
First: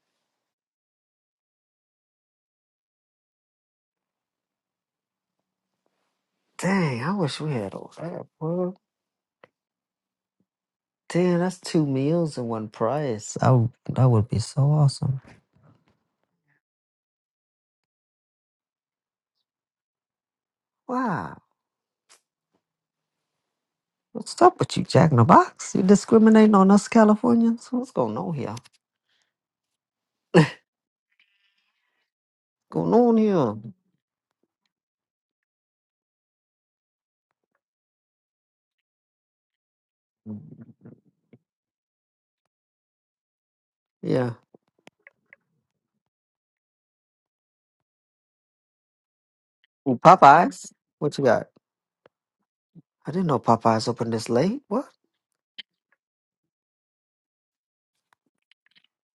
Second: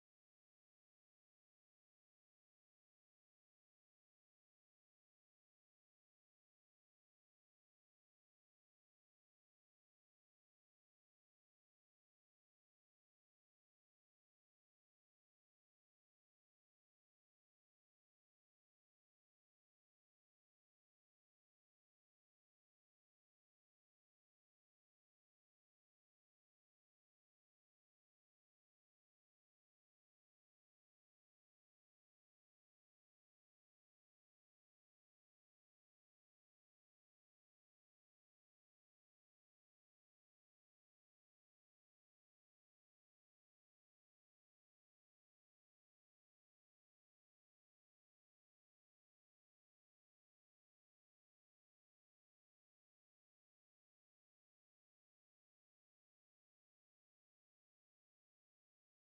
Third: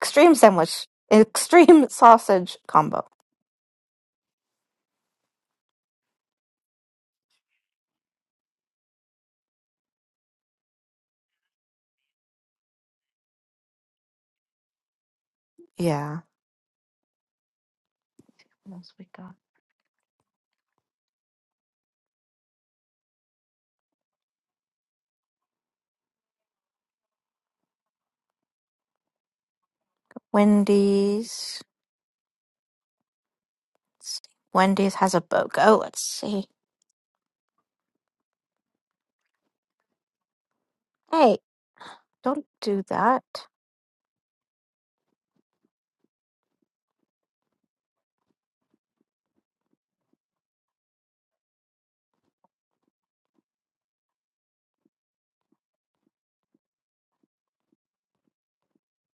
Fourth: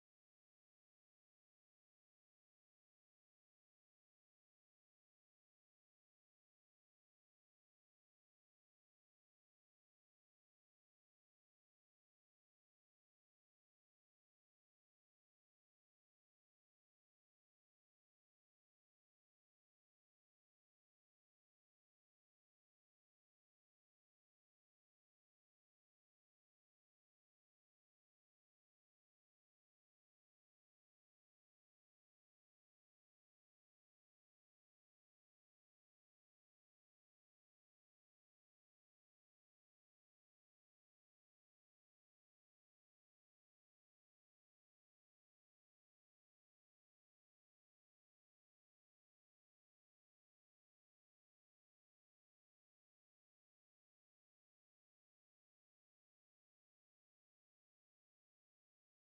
Speaker 1: extreme sandwich, extreme sausage combo.
Speaker 2: dang! I wish we had all that. Well, damn, that's two meals in one price. Oh, that would be so awesome.
Speaker 1: Yeah. What else we got?
Speaker 2: Wow, what's up with you, Jack in the Box? You discriminating on us Californians? What's going on here?
Speaker 1: Wendy's.
Speaker 2: Going on here?
Speaker 1: Wendy's has a BOGO. Let's see. Hey, don't do that.
Speaker 2: Yeah. Ooh, Popeyes, what you got? I didn't know Popeyes opened this late. What?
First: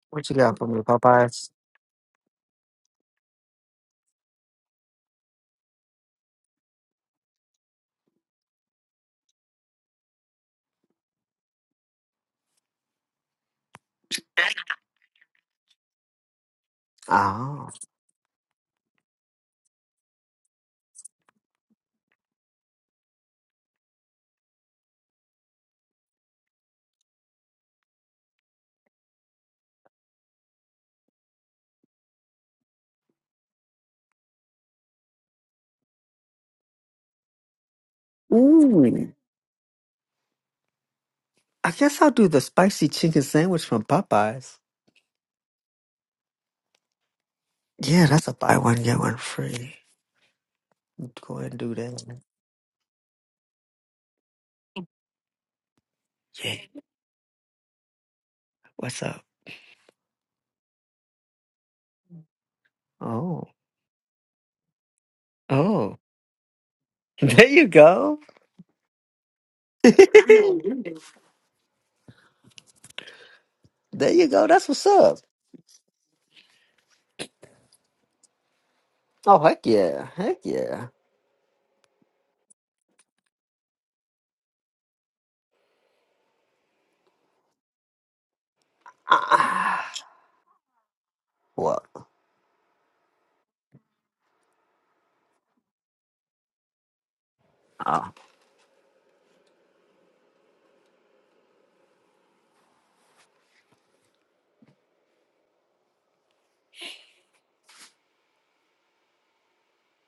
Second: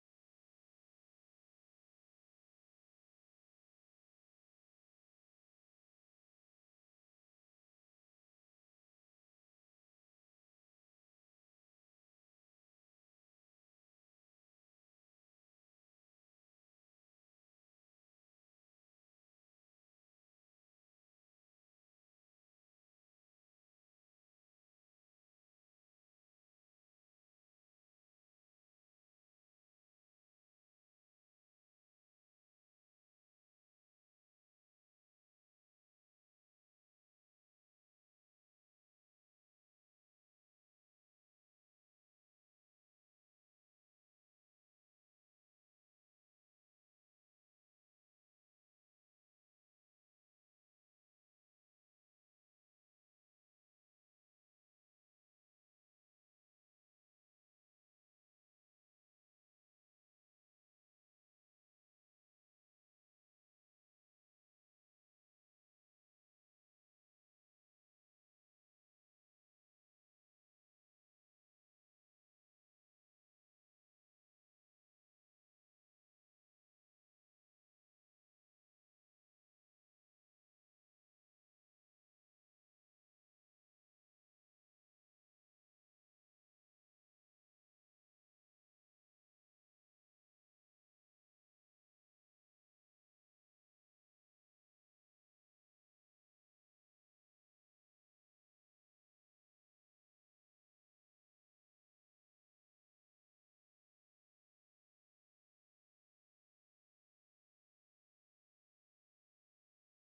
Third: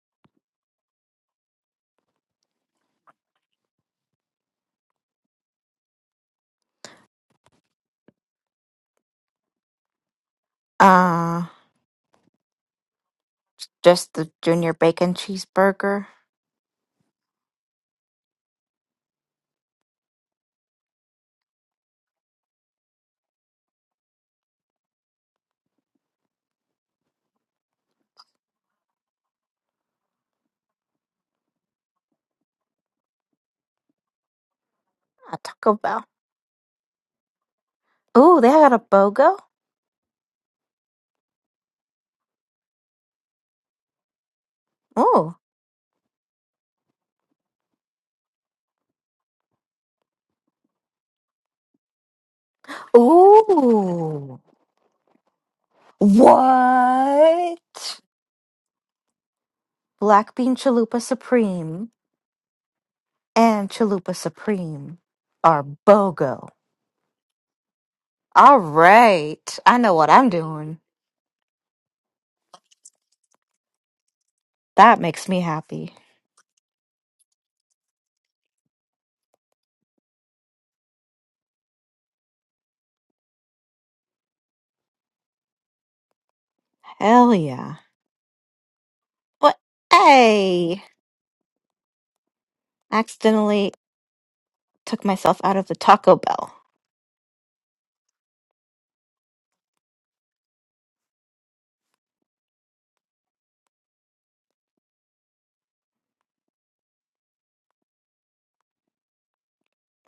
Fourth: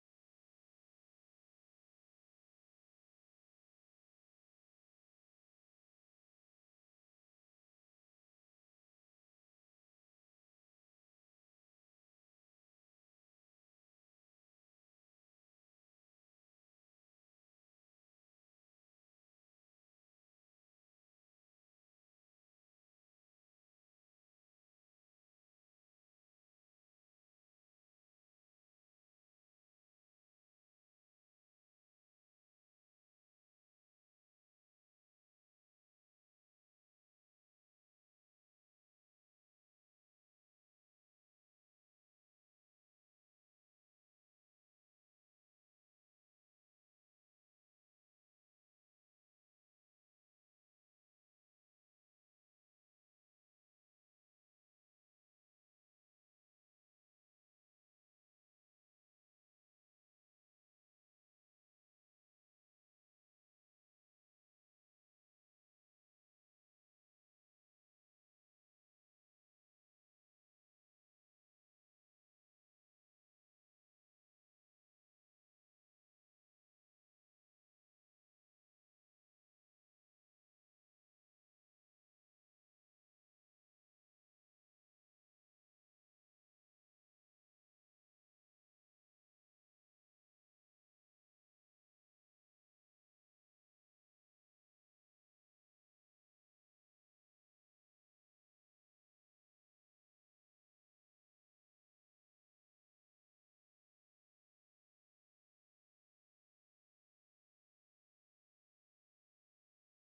Speaker 2: What you got for me, Popeyes?
Speaker 1: Uh, just the junior bacon cheeseburger
Speaker 2: Ah.
Speaker 1: at Taco Bell. Ooh, they got a
Speaker 2: Ooh.
Speaker 1: BOGO?
Speaker 2: I guess I'll do the spicy chicken sandwich from Popeyes.
Speaker 1: Ooh.
Speaker 2: Yeah, that's a buy one get one free. Go ahead and do that.
Speaker 1: Ooh.
Speaker 2: Yeah.
Speaker 1: What?
Speaker 2: What's up?
Speaker 1: Black bean chalupa supreme
Speaker 2: Oh.
Speaker 1: and chalupa supreme are
Speaker 2: Oh.
Speaker 1: BOGO.
Speaker 2: There you go.
Speaker 1: All right. I know what I'm doing.
Speaker 2: There you go. That's what's
Speaker 1: That
Speaker 2: up.
Speaker 1: makes me happy.
Speaker 2: Oh heck yeah. Heck yeah.
Speaker 1: Hell yeah. What?
Speaker 2: Ah.
Speaker 1: Hey.
Speaker 2: What?
Speaker 1: Accidentally Took myself out of the Taco Bell.
Speaker 2: Ah.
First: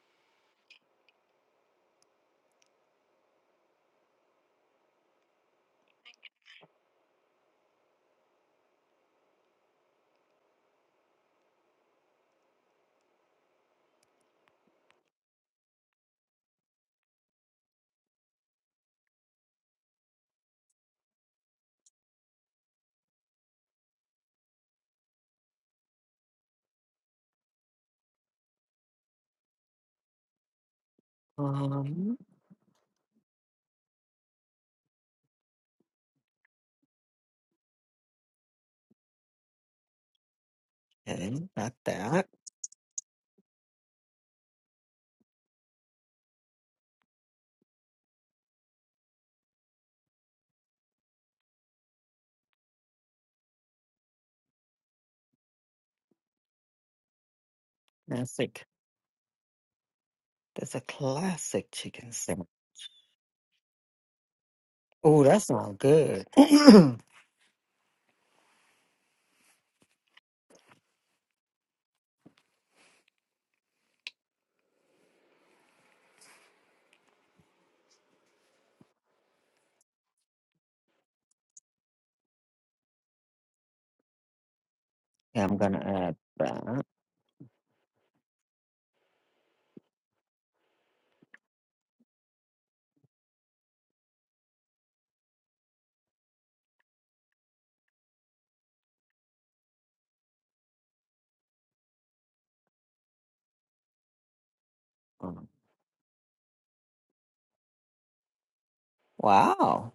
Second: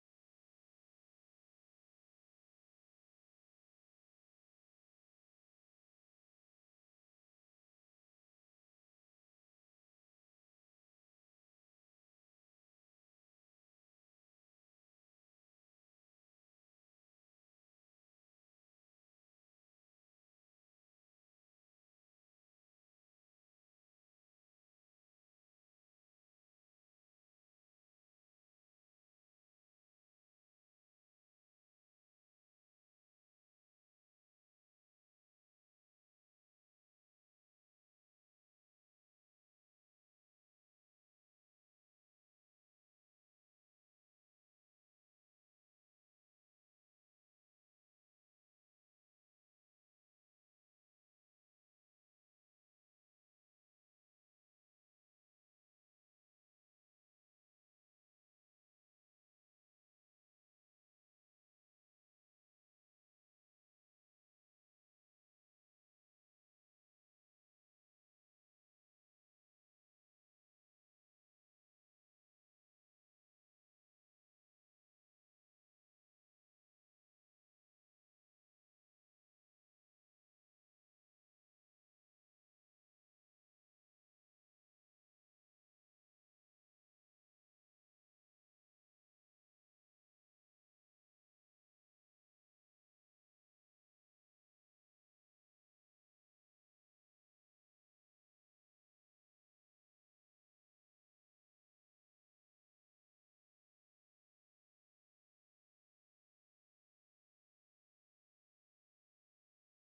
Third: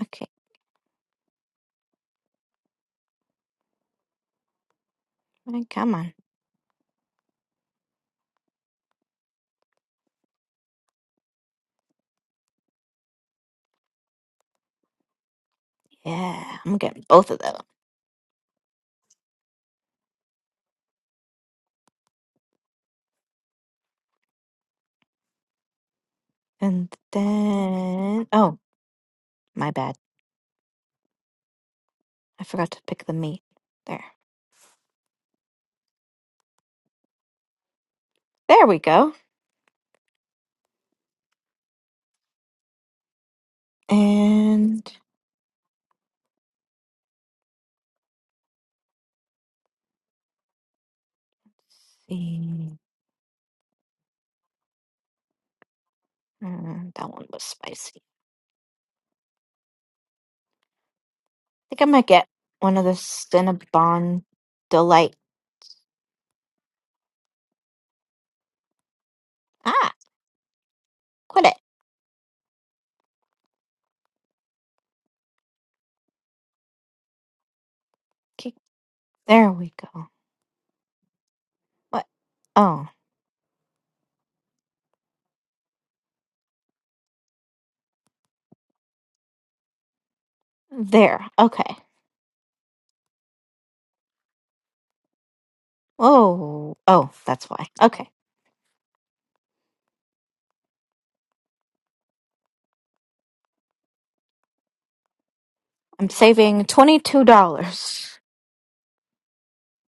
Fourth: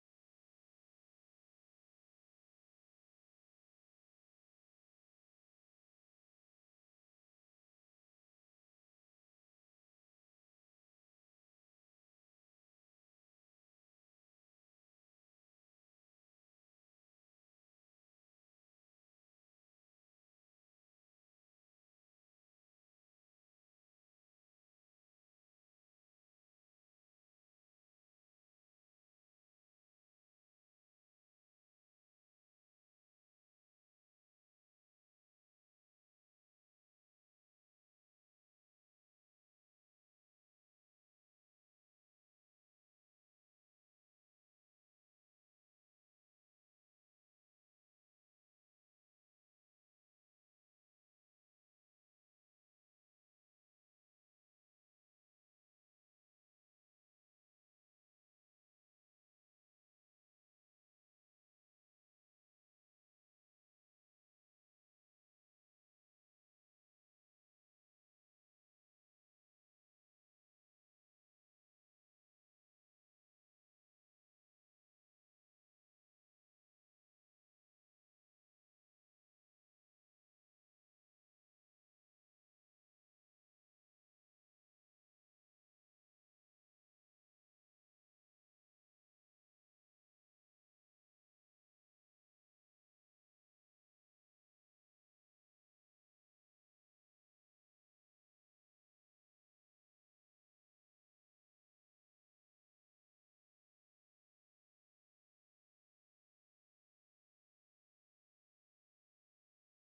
Speaker 1: Okay, Hey, come on. Yeah, I'm getting both of them. And then, oh, my bad.
Speaker 2: Um.
Speaker 1: I forgot to pick the meat. There. There we go.
Speaker 2: Okay. Got that.
Speaker 1: And let's see. Mm, that one was spicy. I
Speaker 2: Classic. That's a classic
Speaker 1: think I might
Speaker 2: chicken
Speaker 1: get
Speaker 2: sandwich.
Speaker 1: one of the Cinnabon Delight.
Speaker 2: Oh, that sounds good. yeah,
Speaker 1: Ah, quit it. Okay, there we go. What? Oh,
Speaker 2: I'm gonna add that.
Speaker 1: there. Okay. Whoa. Oh, that's why. Okay.
Speaker 2: Um,
Speaker 1: I'm saving $22.
Speaker 2: Wow.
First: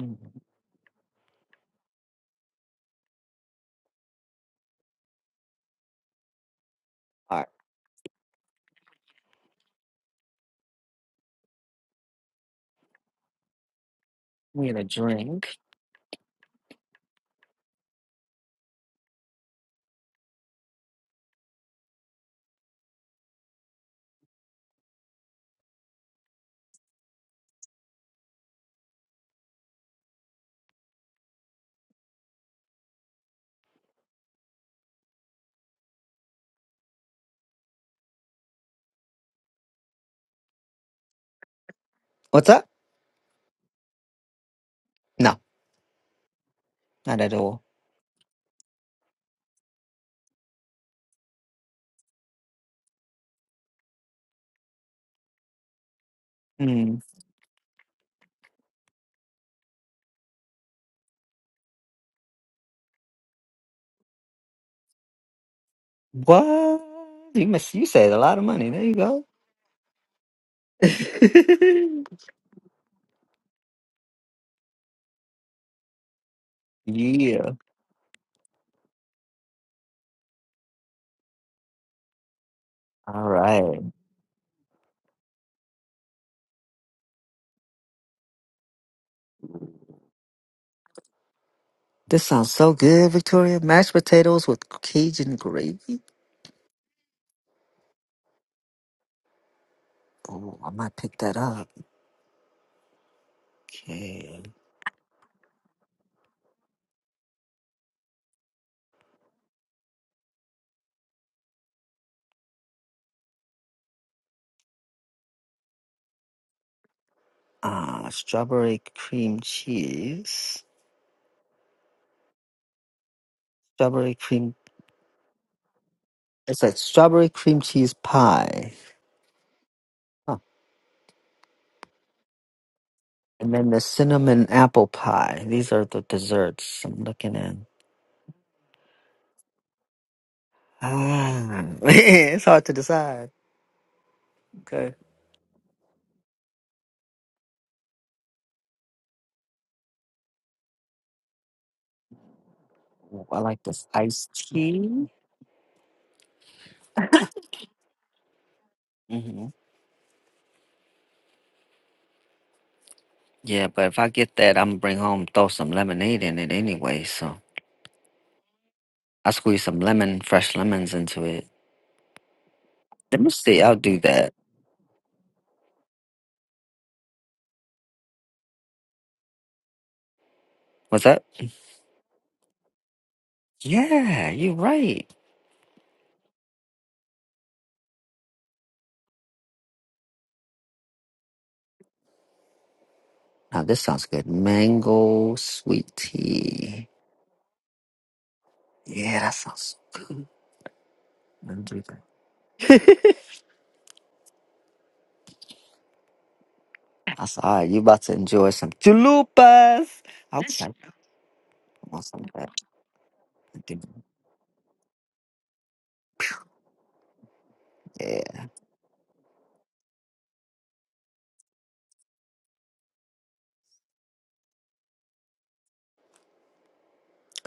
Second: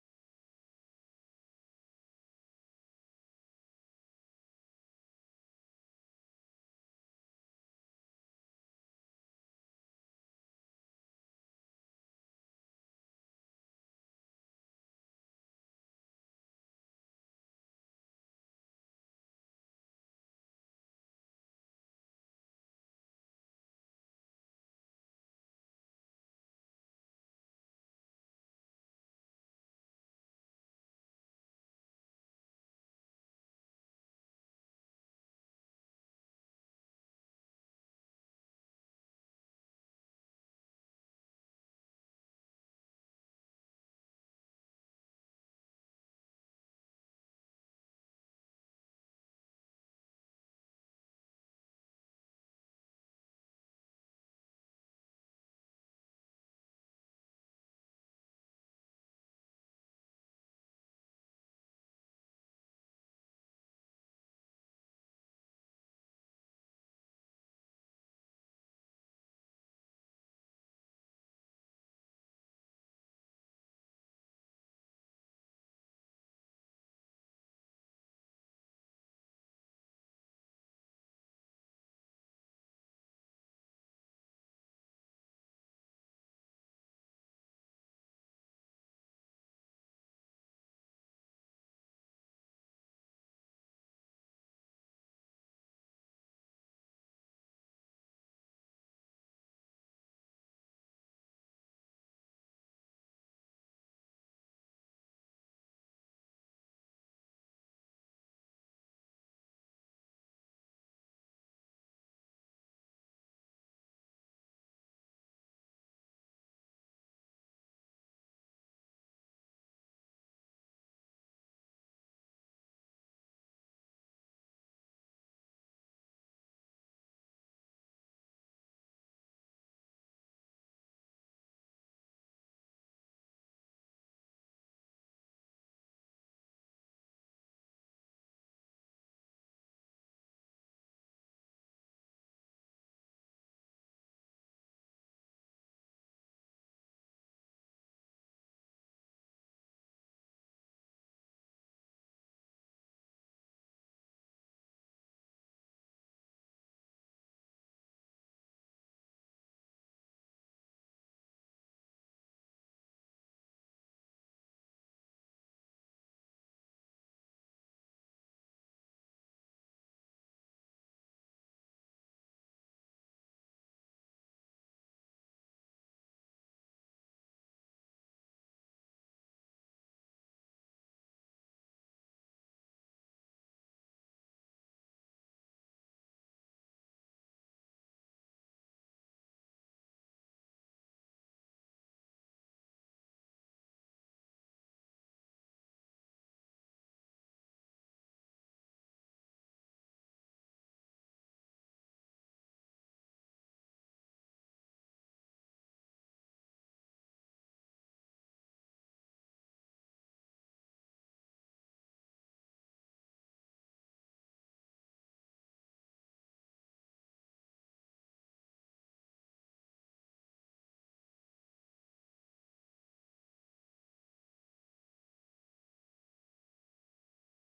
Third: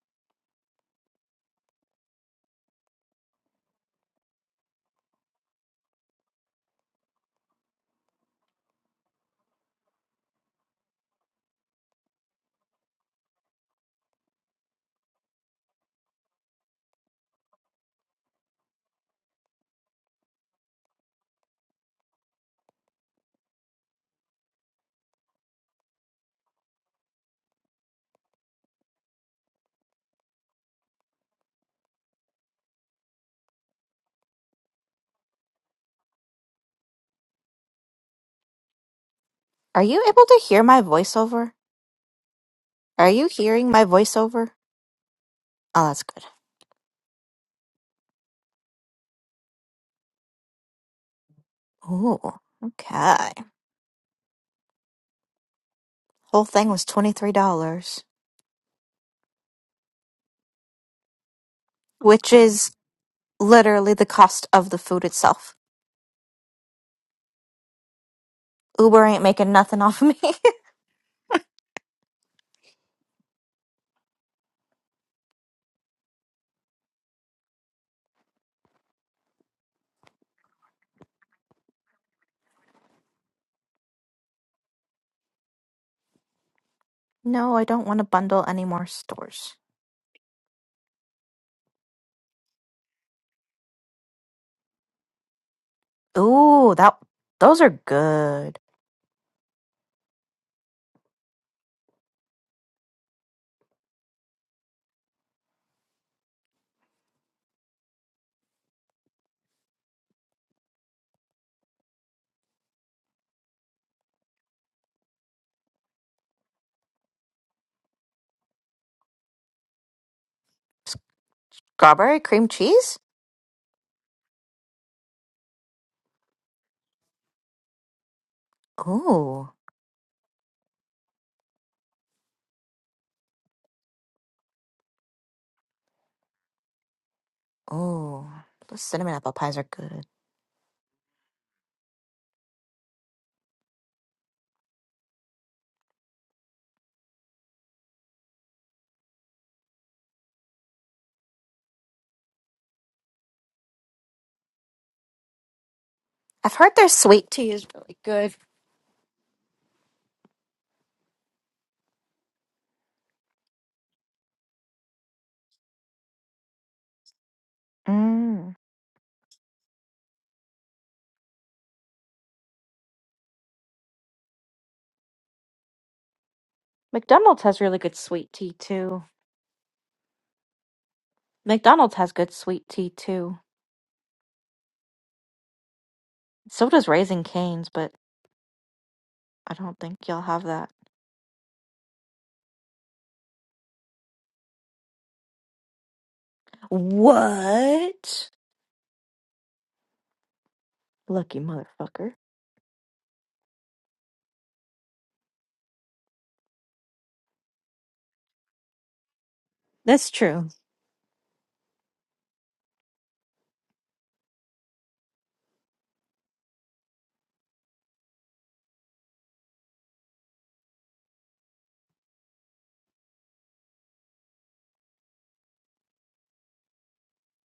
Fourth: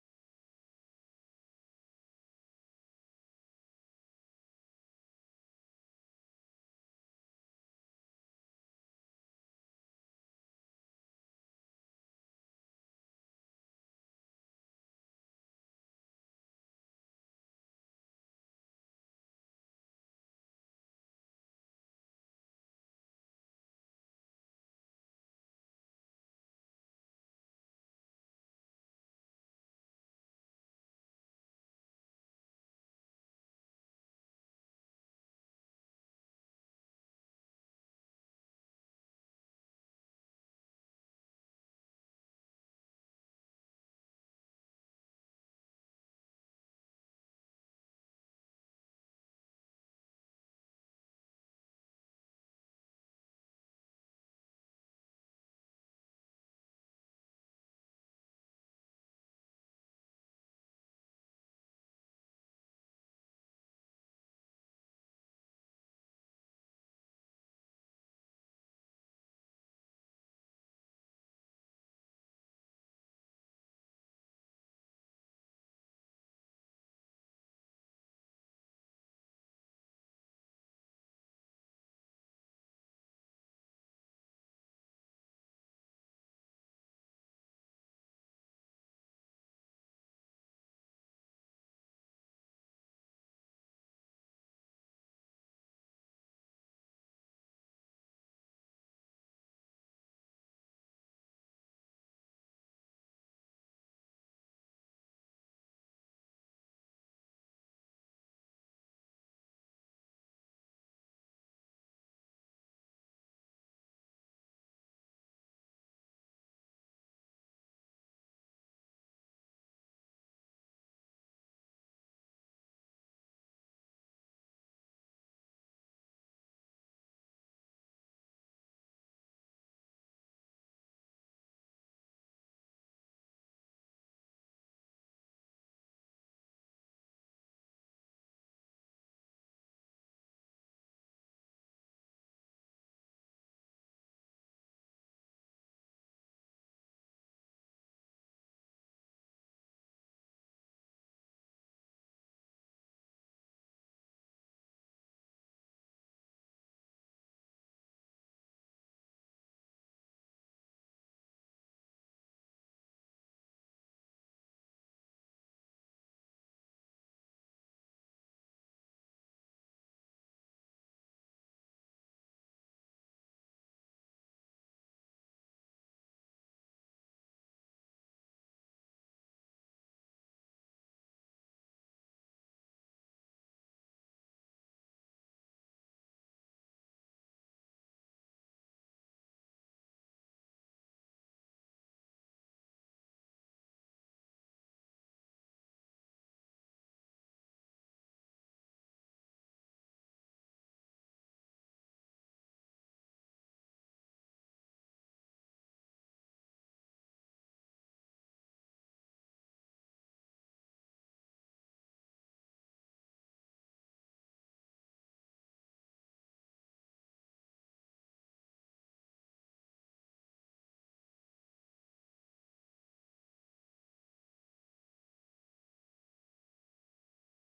Speaker 2: Mm. All right. We had a drink.
Speaker 1: Are you able to hear my voiceover?
Speaker 2: What's up?
Speaker 1: Are you hearing my voiceover?
Speaker 2: No,
Speaker 1: Oh, that's good.
Speaker 2: not at all.
Speaker 1: Ooh, okay. Whole thing was
Speaker 2: Mm.
Speaker 1: $23, which is literally the cost of the food itself.
Speaker 2: What? You miss you saved a lot of money. There you
Speaker 1: Uber
Speaker 2: go.
Speaker 1: ain't making nothing off of me.
Speaker 2: yeah. All right.
Speaker 1: no, I don't want to bundle any more stores.
Speaker 2: This sounds so good, Victoria. Mashed potatoes with Cajun gravy.
Speaker 1: Ooh, that those are good.
Speaker 2: Oh, I might pick that up. Okay. Uh, strawberry cream cheese.
Speaker 1: Strawberry cream cheese?
Speaker 2: Strawberry cream. It's like strawberry cream cheese pie.
Speaker 1: Ooh,
Speaker 2: Huh. And then the cinnamon apple pie. These are the desserts I'm looking at.
Speaker 1: ooh. Those cinnamon apple pies are good.
Speaker 2: Ah, it's hard to decide. Okay. Ooh, I like this iced tea.
Speaker 1: I've heard their sweet tea is really good.
Speaker 2: Mm-hmm. Yeah, but if I get that, I'm bring home throw some lemonade in it anyway. So
Speaker 1: Mm.
Speaker 2: I squeeze some lemon, fresh lemons into it. Let me see. I'll do that.
Speaker 1: McDonald's has really good sweet tea too.
Speaker 2: What's that?
Speaker 1: McDonald's has good sweet tea too.
Speaker 2: Yeah, you're right.
Speaker 1: So does Raising Cane's, but I don't think y'all have that.
Speaker 2: Now this sounds good. Mango sweet tea.
Speaker 1: What?
Speaker 2: Yeah, that sounds.
Speaker 1: Lucky
Speaker 2: Let me do
Speaker 1: motherfucker.
Speaker 2: that. That's all right. You about to enjoy some chalupas.
Speaker 1: That's true.
Speaker 2: Okay, I want some of that. I do. Yeah,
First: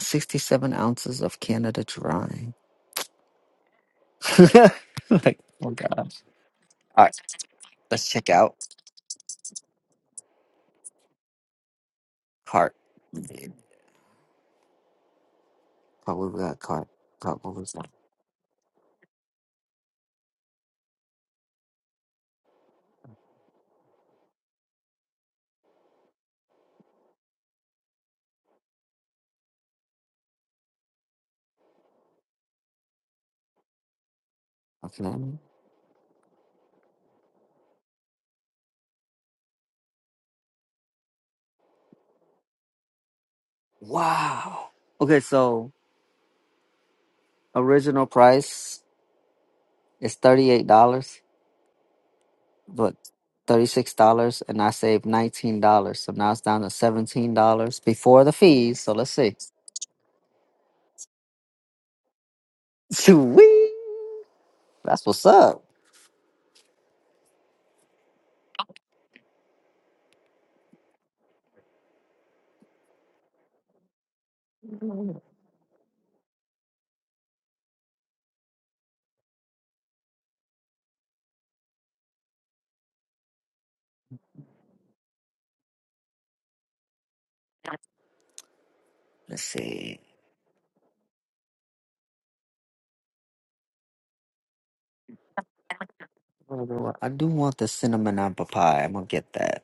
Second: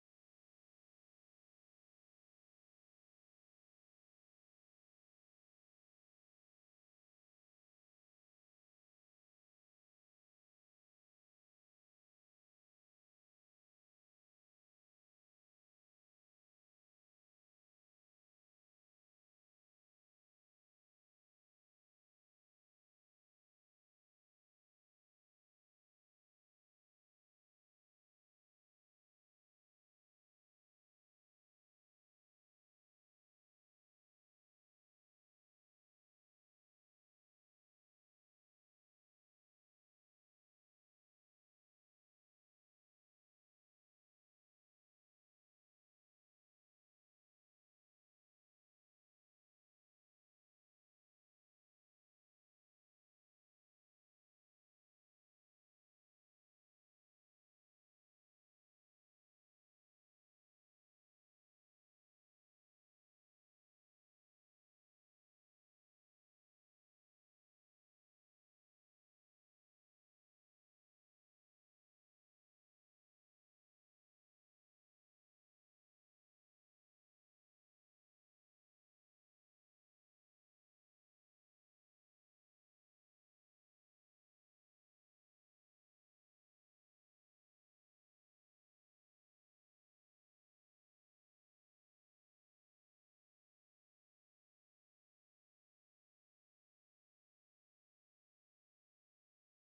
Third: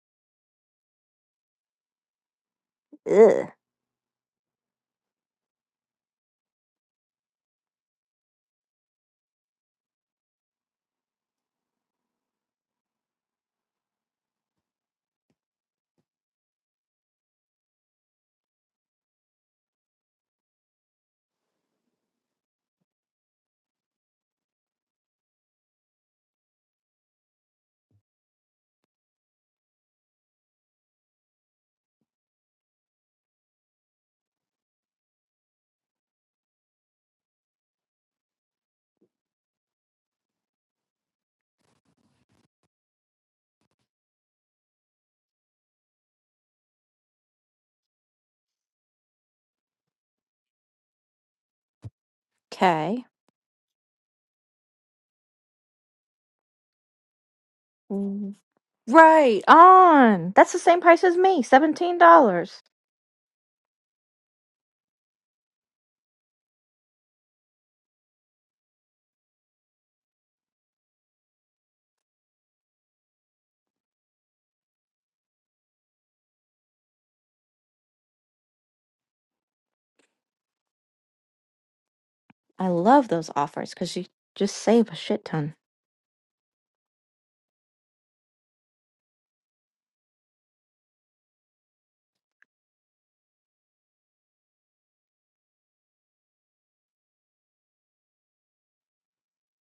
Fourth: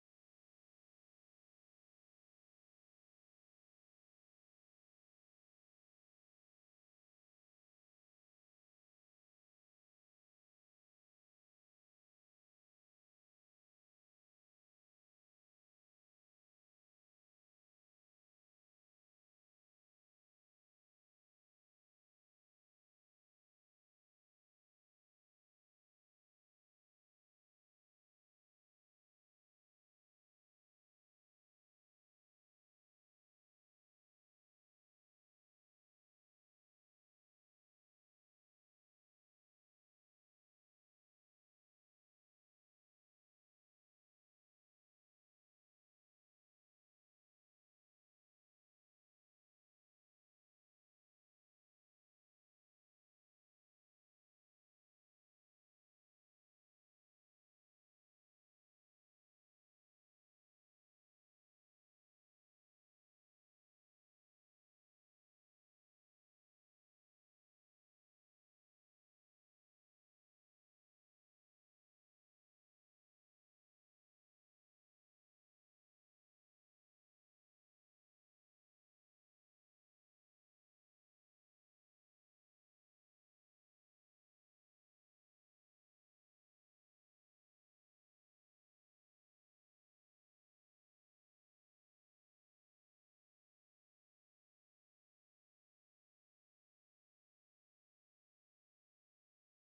Speaker 2: sixty-seven ounces of Canada Dry.
Speaker 1: Ugh.
Speaker 2: like, oh gosh. All right, let's check out. Cart. Probably got cart. Cart what was that? Okay. Wow. Okay, so original price is thirty eight dollars, but
Speaker 1: Okay.
Speaker 2: thirty six dollars, and I saved nineteen dollars. So now it's down to seventeen dollars before the fees. So let's see.
Speaker 1: Right on. That's the same price as me. Seventeen dollars.
Speaker 2: Sweet. That's what's up.
Speaker 1: I love those offers because you just save a shit ton.
Speaker 2: Let's see. What do I want? I do want the cinnamon apple pie. I'm gonna get that.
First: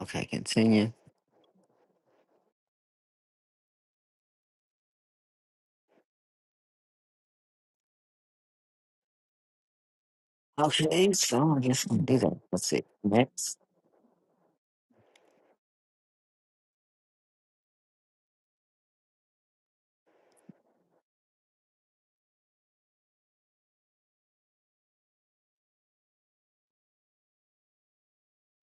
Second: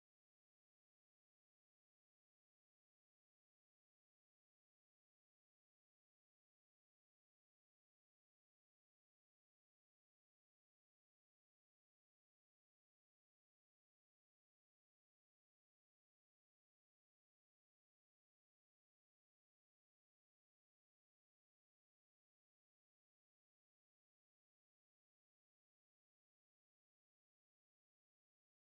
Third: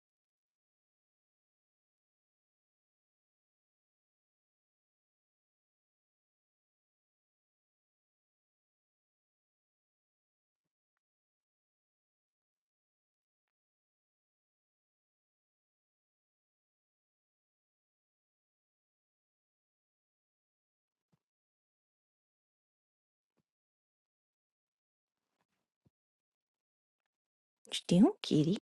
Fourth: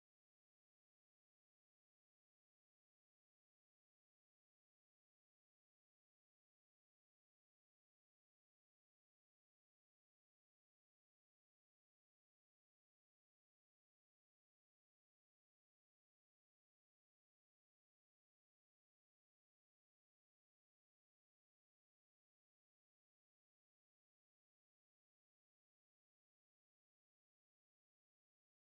Speaker 2: Okay, continue. Okay, so I guess I'm gonna do that. Let's see. Next.
Speaker 1: What you doing, kitty?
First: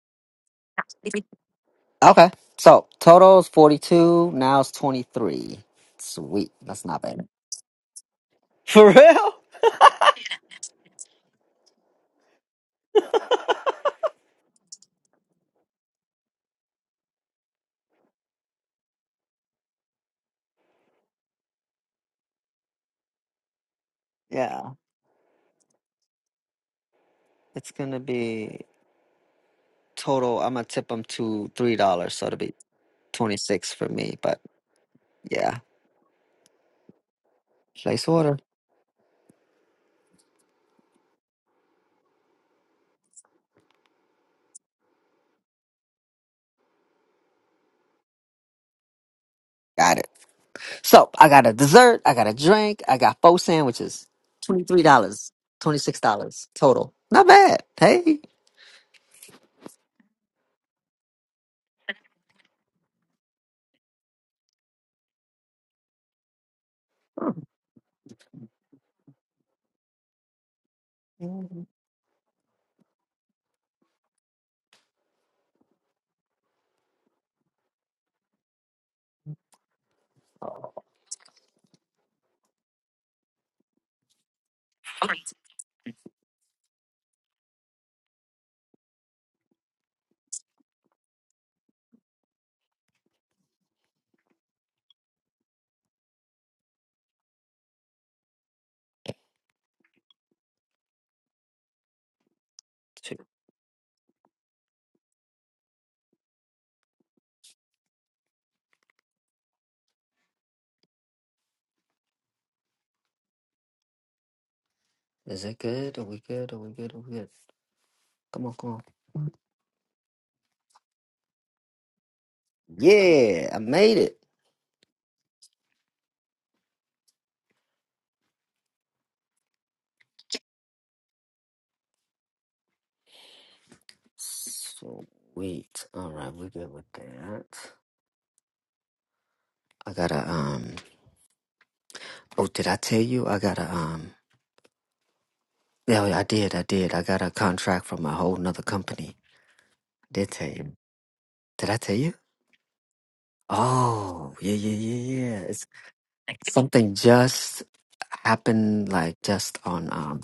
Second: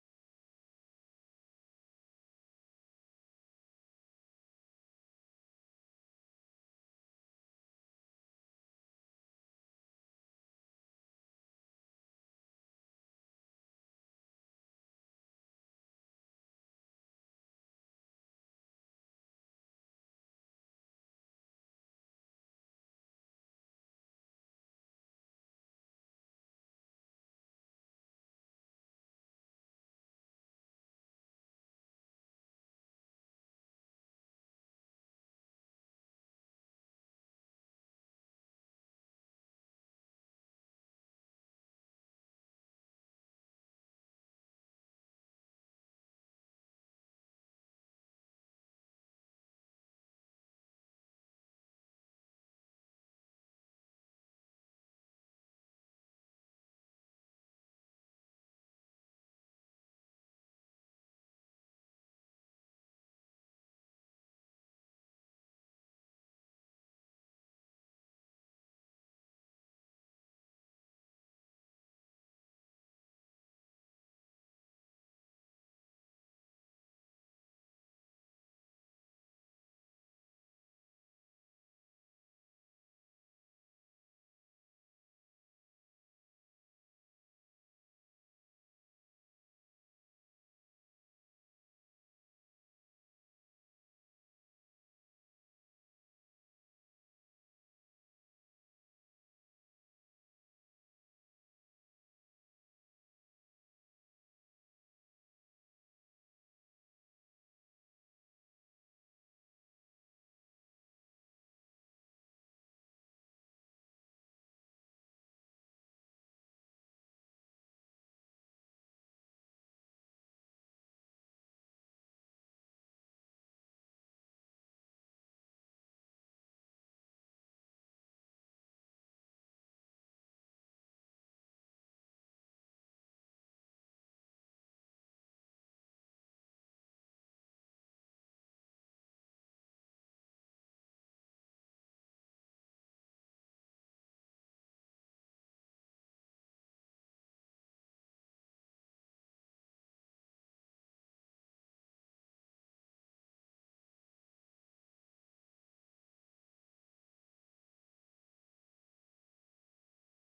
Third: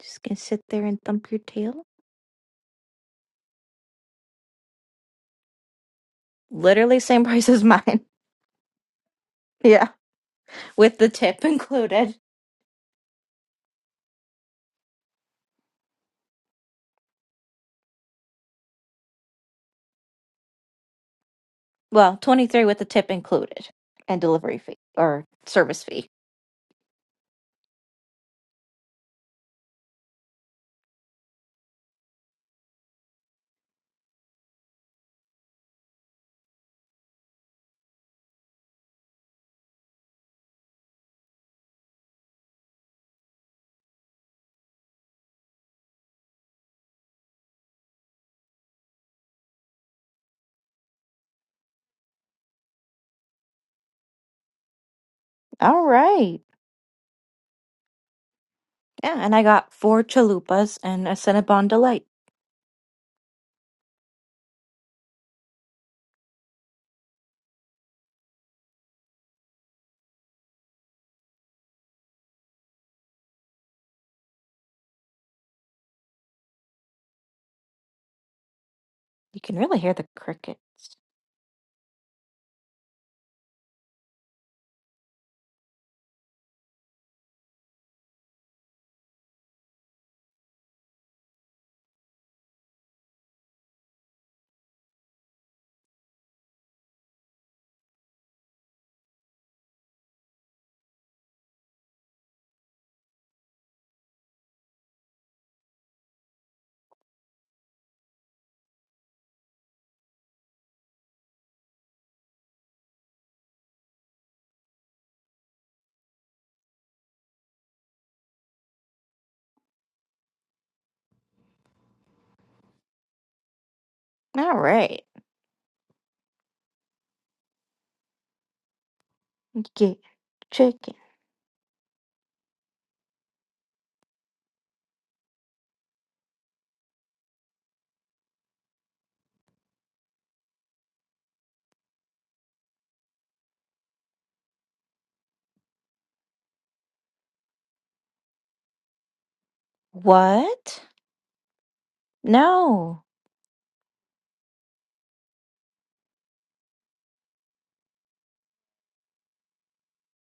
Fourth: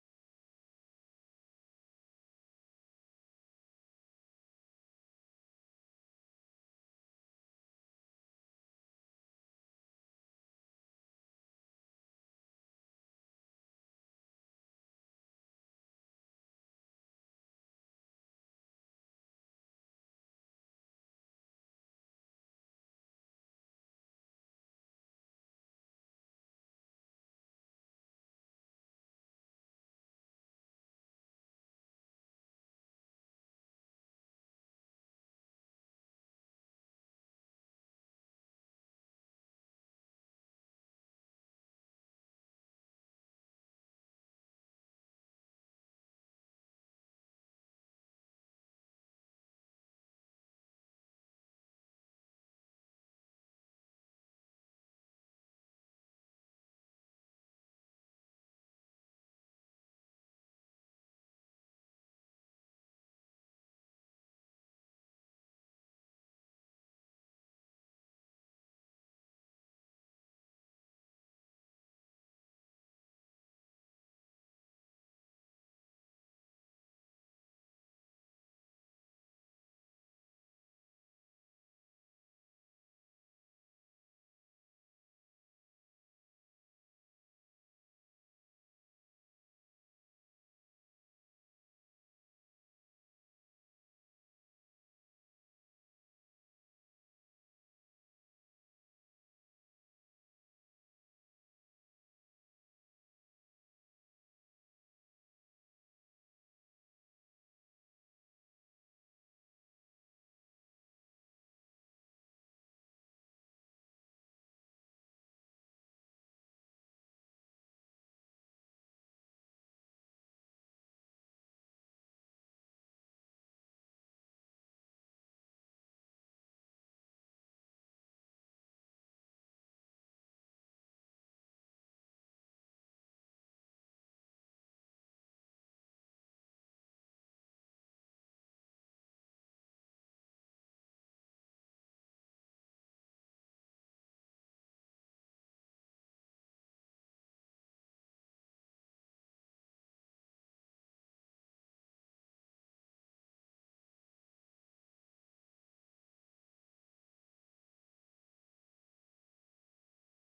Speaker 1: Just gonna sit there and thump your tail?
Speaker 2: Okay. So total is 42. Now it's 23. Sweet. That's
Speaker 1: Literally
Speaker 2: not
Speaker 1: same
Speaker 2: bad.
Speaker 1: price as mine.
Speaker 2: For real?
Speaker 1: Yeah. With the tip included. Well, 23 with the tip included and delivery
Speaker 2: Yeah.
Speaker 1: fee or service fee.
Speaker 2: It's going to be total. I'm going to tip them to $3. So it'll be 26 for me. But yeah, place order. Got it. So I got a dessert. I got a drink. I got four sandwiches. $23. dollars.
Speaker 1: All
Speaker 2: $26
Speaker 1: right.
Speaker 2: total. Not bad. Hey.
Speaker 1: Yeah, and I got four chalupas and a Cinnabon Delight. You can really hear the crickets.
Speaker 2: Two. Is it good? Are we good? Are we good? Are we good? Come on, come on. Yeah, I made it.
Speaker 1: All right. Get chicken.
Speaker 2: Sweet. All right, we're good with that. I gotta um. Oh, did I tell you? I gotta um. Yeah, yeah, I did. I did. I got a contract from a whole nother company. Did tell you?
Speaker 1: What?
Speaker 2: Did I tell you?
Speaker 1: No.
Speaker 2: Oh, yeah, yeah, yeah, yeah. It's something just happened, like just on um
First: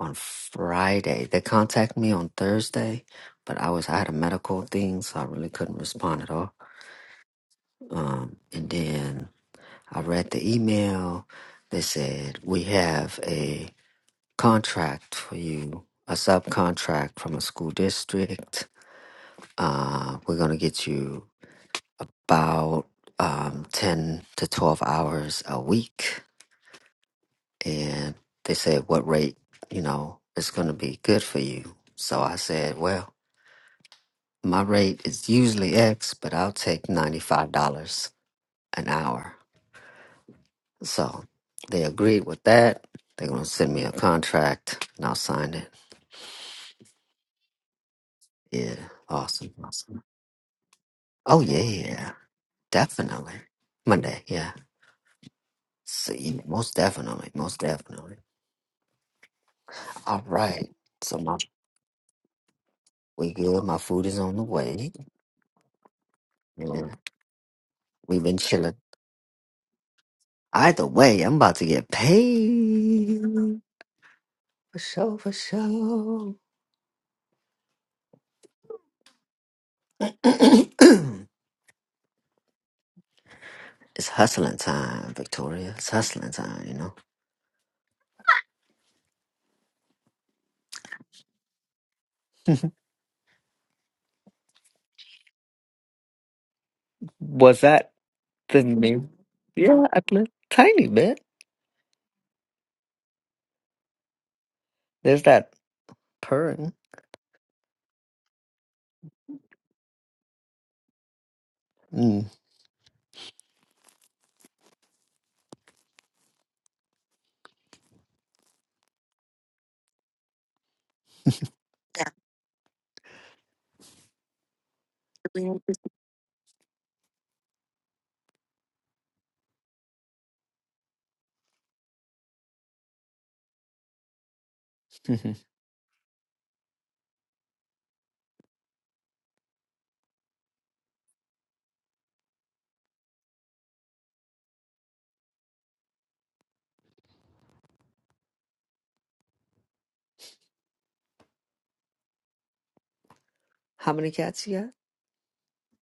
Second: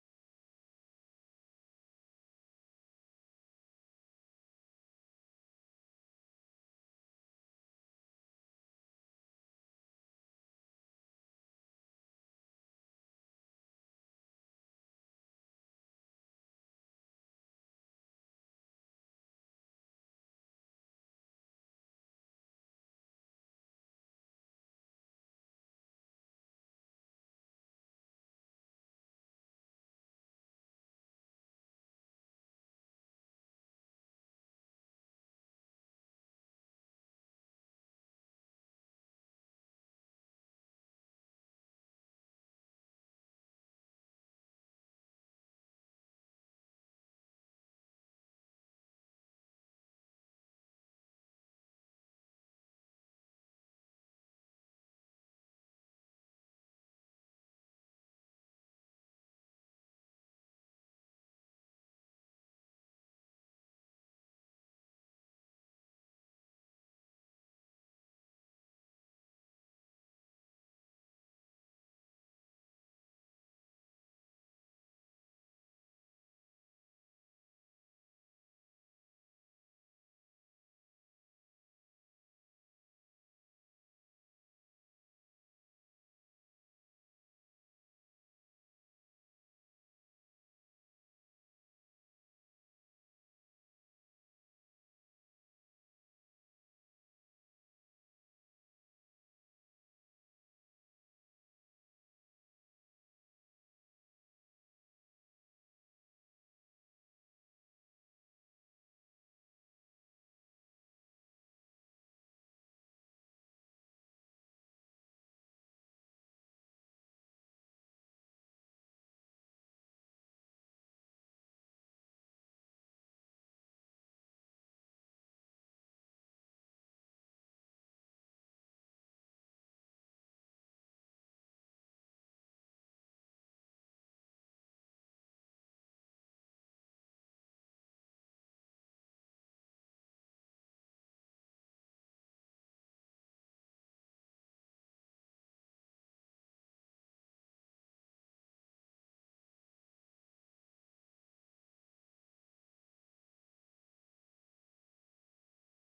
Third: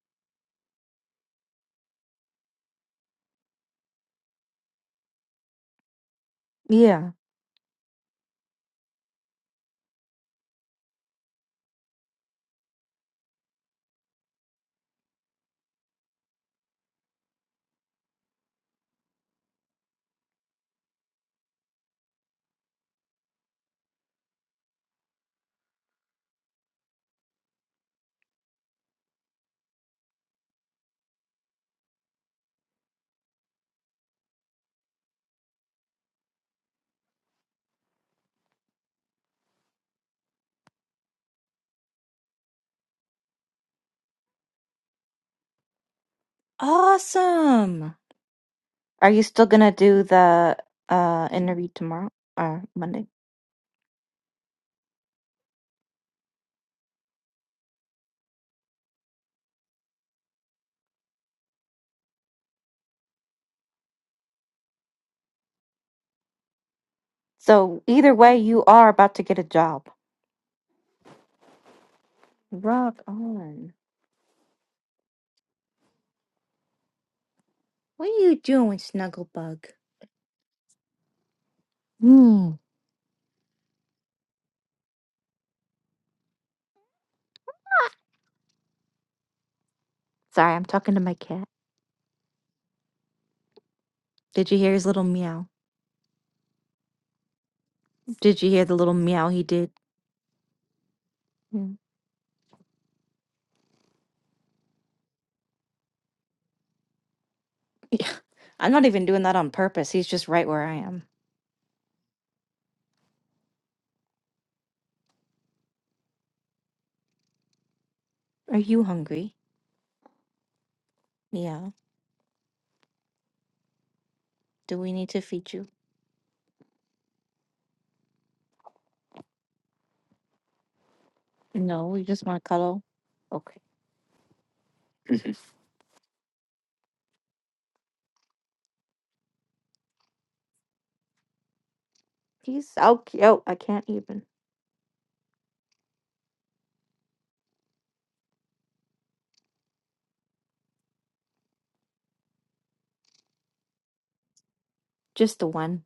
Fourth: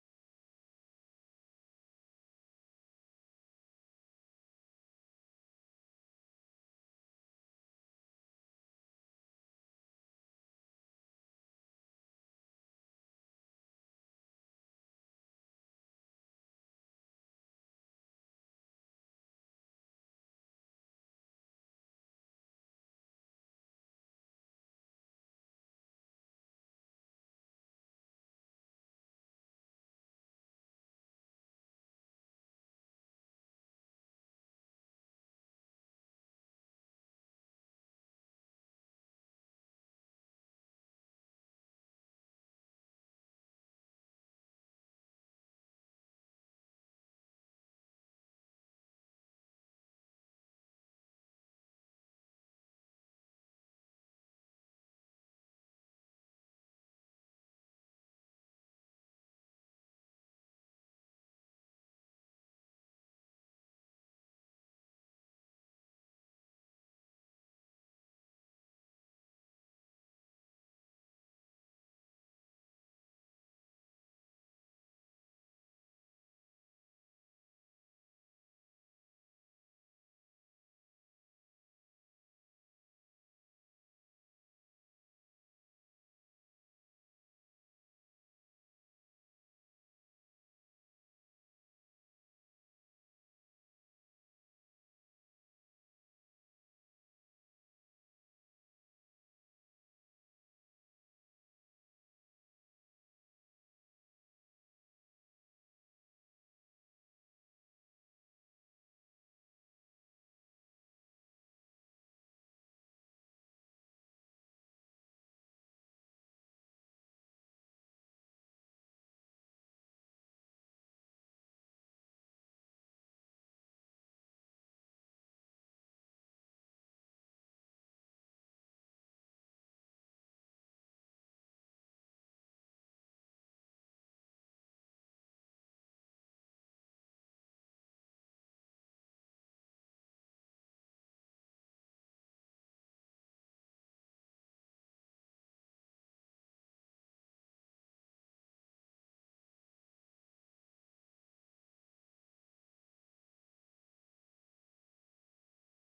Speaker 2: on Friday. They contacted me on Thursday, but I was I had a medical thing, so I really couldn't respond at all.
Speaker 1: Yeah.
Speaker 2: Um, and then I read the email. They said, We have a contract for you, a subcontract from a school district. Uh, we're going to get you about um, 10 to 12 hours a week. And they said, What rate, you know, is going to be good for you? So I said, Well, my rate is usually X, but I'll take $95 an hour. So they agreed with that. They're gonna send me a contract and I'll sign it.
Speaker 1: Awesome.
Speaker 2: Yeah,
Speaker 1: Are you still
Speaker 2: awesome,
Speaker 1: gonna
Speaker 2: awesome.
Speaker 1: do the uh
Speaker 2: Oh
Speaker 1: interview tomorrow
Speaker 2: yeah,
Speaker 1: or Monday?
Speaker 2: definitely. Monday, yeah. See, most definitely, most definitely. All right. So my we good. My food is on the way. Yeah,
Speaker 1: So either
Speaker 2: we've
Speaker 1: way,
Speaker 2: been
Speaker 1: you
Speaker 2: chilling.
Speaker 1: are about to get a job.
Speaker 2: Either way, I'm about to get
Speaker 1: Rock
Speaker 2: paid
Speaker 1: on.
Speaker 2: for sure, for sure.
Speaker 1: What are you doing, Snugglebug?
Speaker 2: it's
Speaker 1: Hmm.
Speaker 2: hustling time, Victoria. It's hustling time, you
Speaker 1: Sorry, I'm talking to my cat.
Speaker 2: know.
Speaker 1: Did you hear his little meow?
Speaker 2: Was that?
Speaker 1: Did you
Speaker 2: The
Speaker 1: hear the little
Speaker 2: new,
Speaker 1: meow he did?
Speaker 2: yeah, a little tiny bit.
Speaker 1: Mm.
Speaker 2: There's that purring.
Speaker 1: Yeah. I'm not even doing that on purpose. He's just right where I am.
Speaker 2: Mm.
Speaker 1: Are you hungry? Yeah. Do we need to feed you? No, you just want to cuddle. Okay. He's so cute. I can't even.
Speaker 2: How many cats you got?
Speaker 1: Just the one.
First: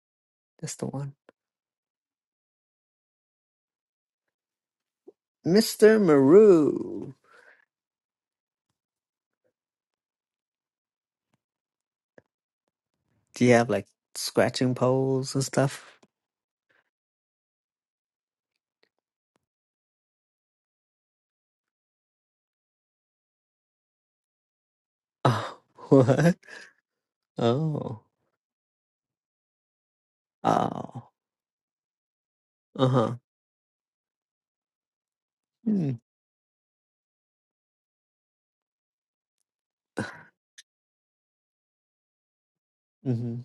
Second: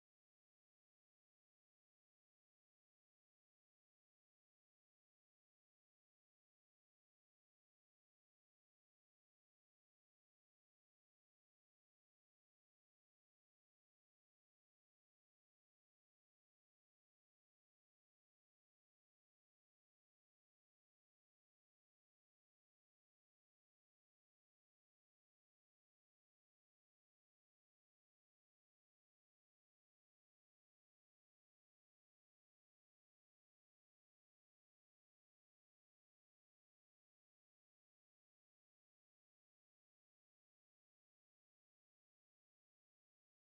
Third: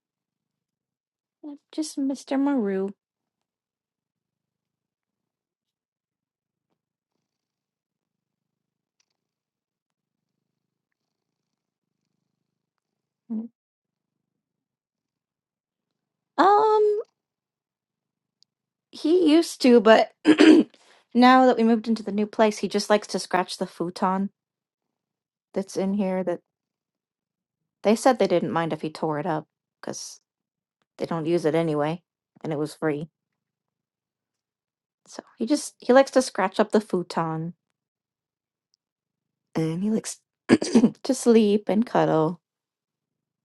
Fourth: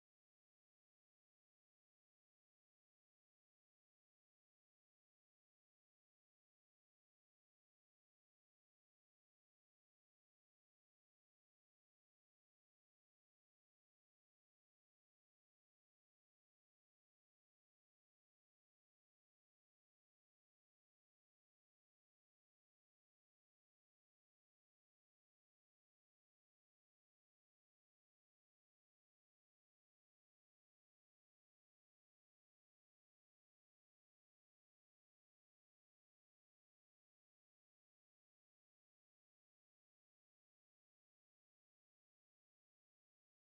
Speaker 2: Just the one.
Speaker 1: Uh, Just Mr. Maru.
Speaker 2: Mr. Maru. Do
Speaker 1: Mm.
Speaker 2: you have like scratching poles and stuff?
Speaker 1: Um, he used to, but now that we moved into the new place, he just likes to scratch the futon
Speaker 2: Oh,
Speaker 1: that's in here. That.
Speaker 2: what?
Speaker 1: They
Speaker 2: Oh,
Speaker 1: said they didn't mind if he tore it up because they
Speaker 2: oh,
Speaker 1: don't use it anyway, and it was
Speaker 2: uh
Speaker 1: free.
Speaker 2: huh.
Speaker 1: So he just he likes to scratch up the futon, and he likes to sleep and cuddle,
Speaker 2: Mm-hmm.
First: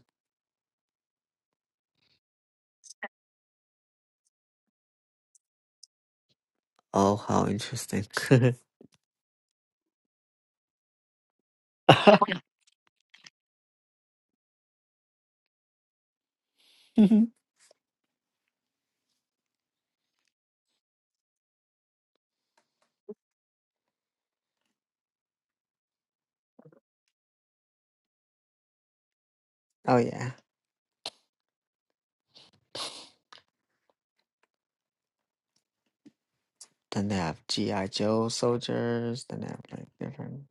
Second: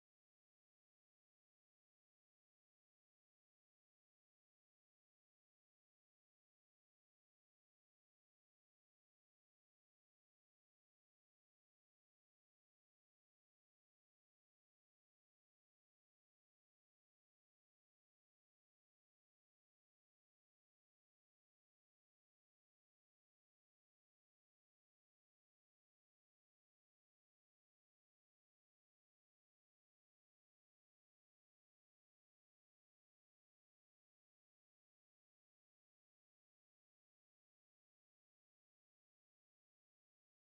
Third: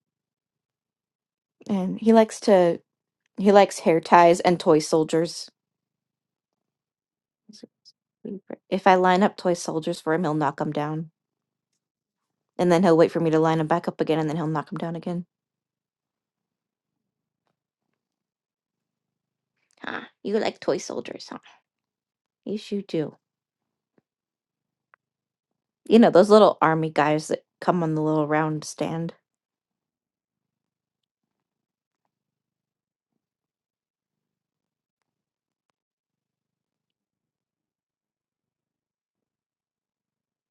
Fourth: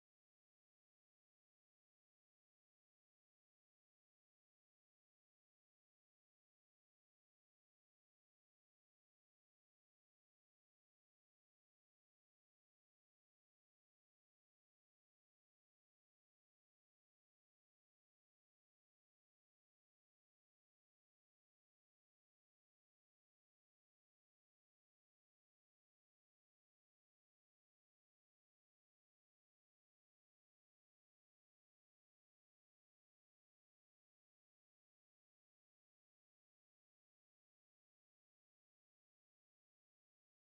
Speaker 1: and he likes to he likes hair ties and toy soldiers.
Speaker 2: Oh, how
Speaker 1: He's a
Speaker 2: interesting.
Speaker 1: favorite. If I line up toy soldiers for him, he'll knock them down,
Speaker 2: oh,
Speaker 1: and then he'll wait for me to line them back up again, and then he'll knock them down again. Huh? You like toy soldiers, huh? Yes, you do. You know, those little army guys that come on the little round stand.
Speaker 2: yeah. Then they have G.I. Joe soldiers. Then they have like different.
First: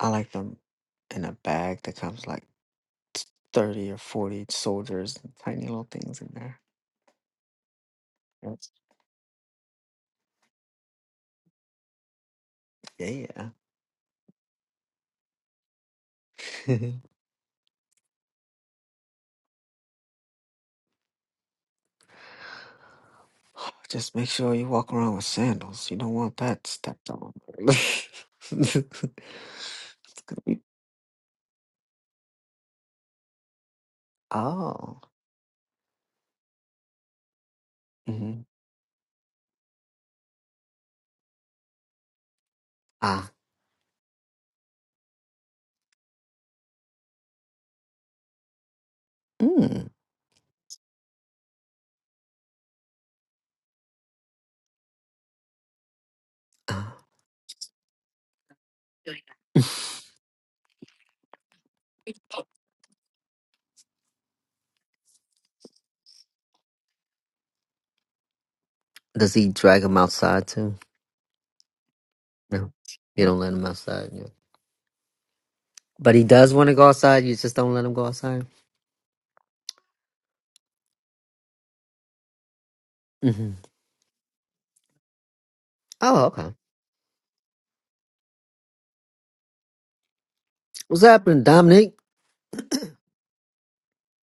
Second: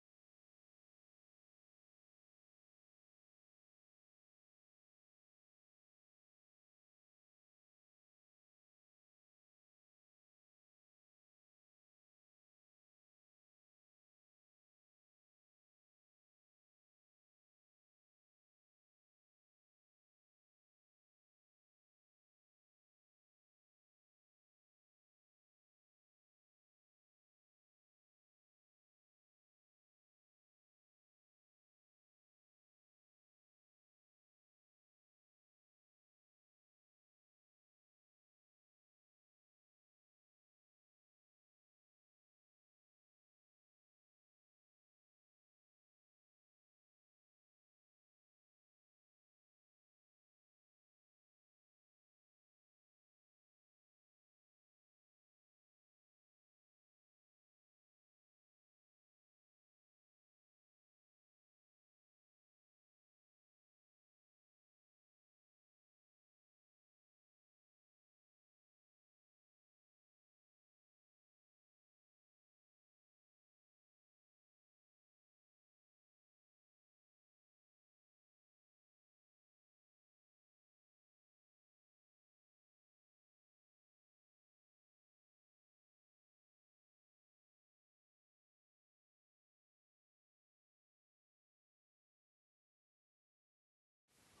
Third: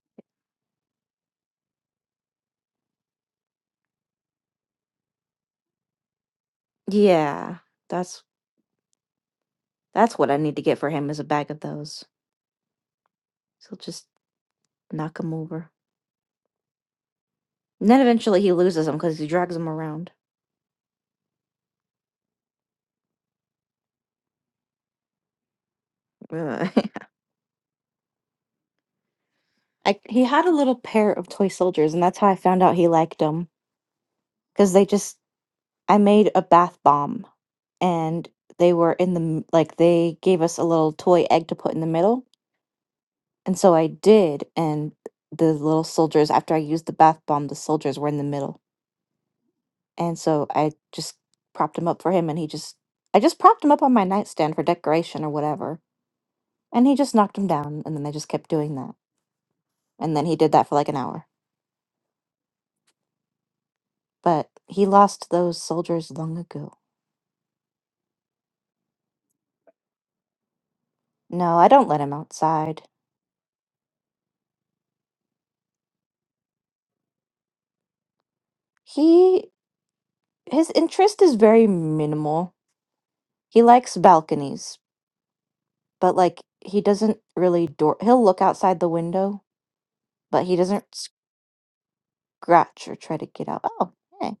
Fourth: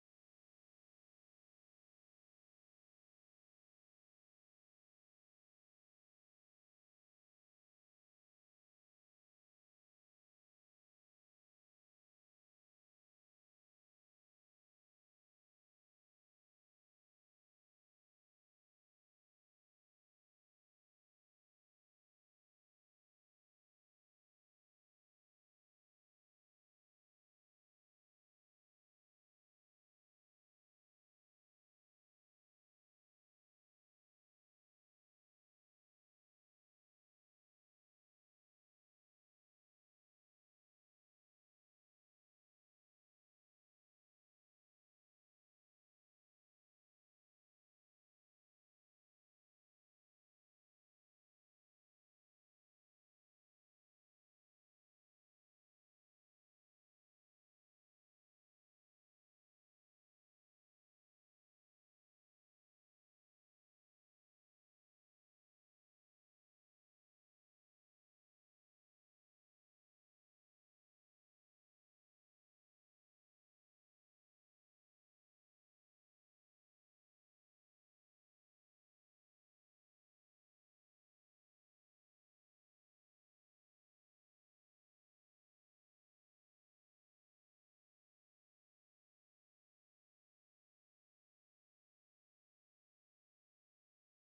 Speaker 2: I like them in a bag that comes like. 30 or 40 soldiers, and tiny little things in there.
Speaker 1: Yeah, that's
Speaker 2: That's-
Speaker 1: that's what I need to get for him is a bag of those.
Speaker 2: Yeah.
Speaker 1: So just knock him over. And then eventually he loses them because he drags them around.
Speaker 2: Just make sure you walk around with sandals. You don't want that
Speaker 1: Ugh.
Speaker 2: stepped on. it's
Speaker 1: I, he
Speaker 2: gonna
Speaker 1: had a
Speaker 2: be.
Speaker 1: little pair of toy soldiers, and that's how I found out he liked them. Because they
Speaker 2: Oh.
Speaker 1: just, I made a bath bomb, and
Speaker 2: hmm
Speaker 1: they were in the m- like they gave us a little toy egg to put in the middle,
Speaker 2: Ah.
Speaker 1: and so I did. And the little soldiers, after I used the bath bomb, the soldiers were in the middle,
Speaker 2: Mm.
Speaker 1: and so I just propped him up for him, and he just, I just propped him up on my nightstand for decoration or whatever, and he
Speaker 2: Ah.
Speaker 1: just knocked him down, and then they just kept doing that. And then he did that for like an hour. But he lost those soldiers long ago.
Speaker 2: Does he drag him outside too?
Speaker 1: No, I don't let him
Speaker 2: No.
Speaker 1: outside.
Speaker 2: You don't let him outside. Yeah. But he does want to go outside. You just don't let him go outside.
Speaker 1: He his interest is very minimal.
Speaker 2: hmm
Speaker 1: He likes balconies, but
Speaker 2: Oh,
Speaker 1: like
Speaker 2: okay.
Speaker 1: he doesn't really door he'll look outside the window, but he doesn't
Speaker 2: What's happening, Dominic?
Speaker 1: scratch or try to get out. Oh, hey.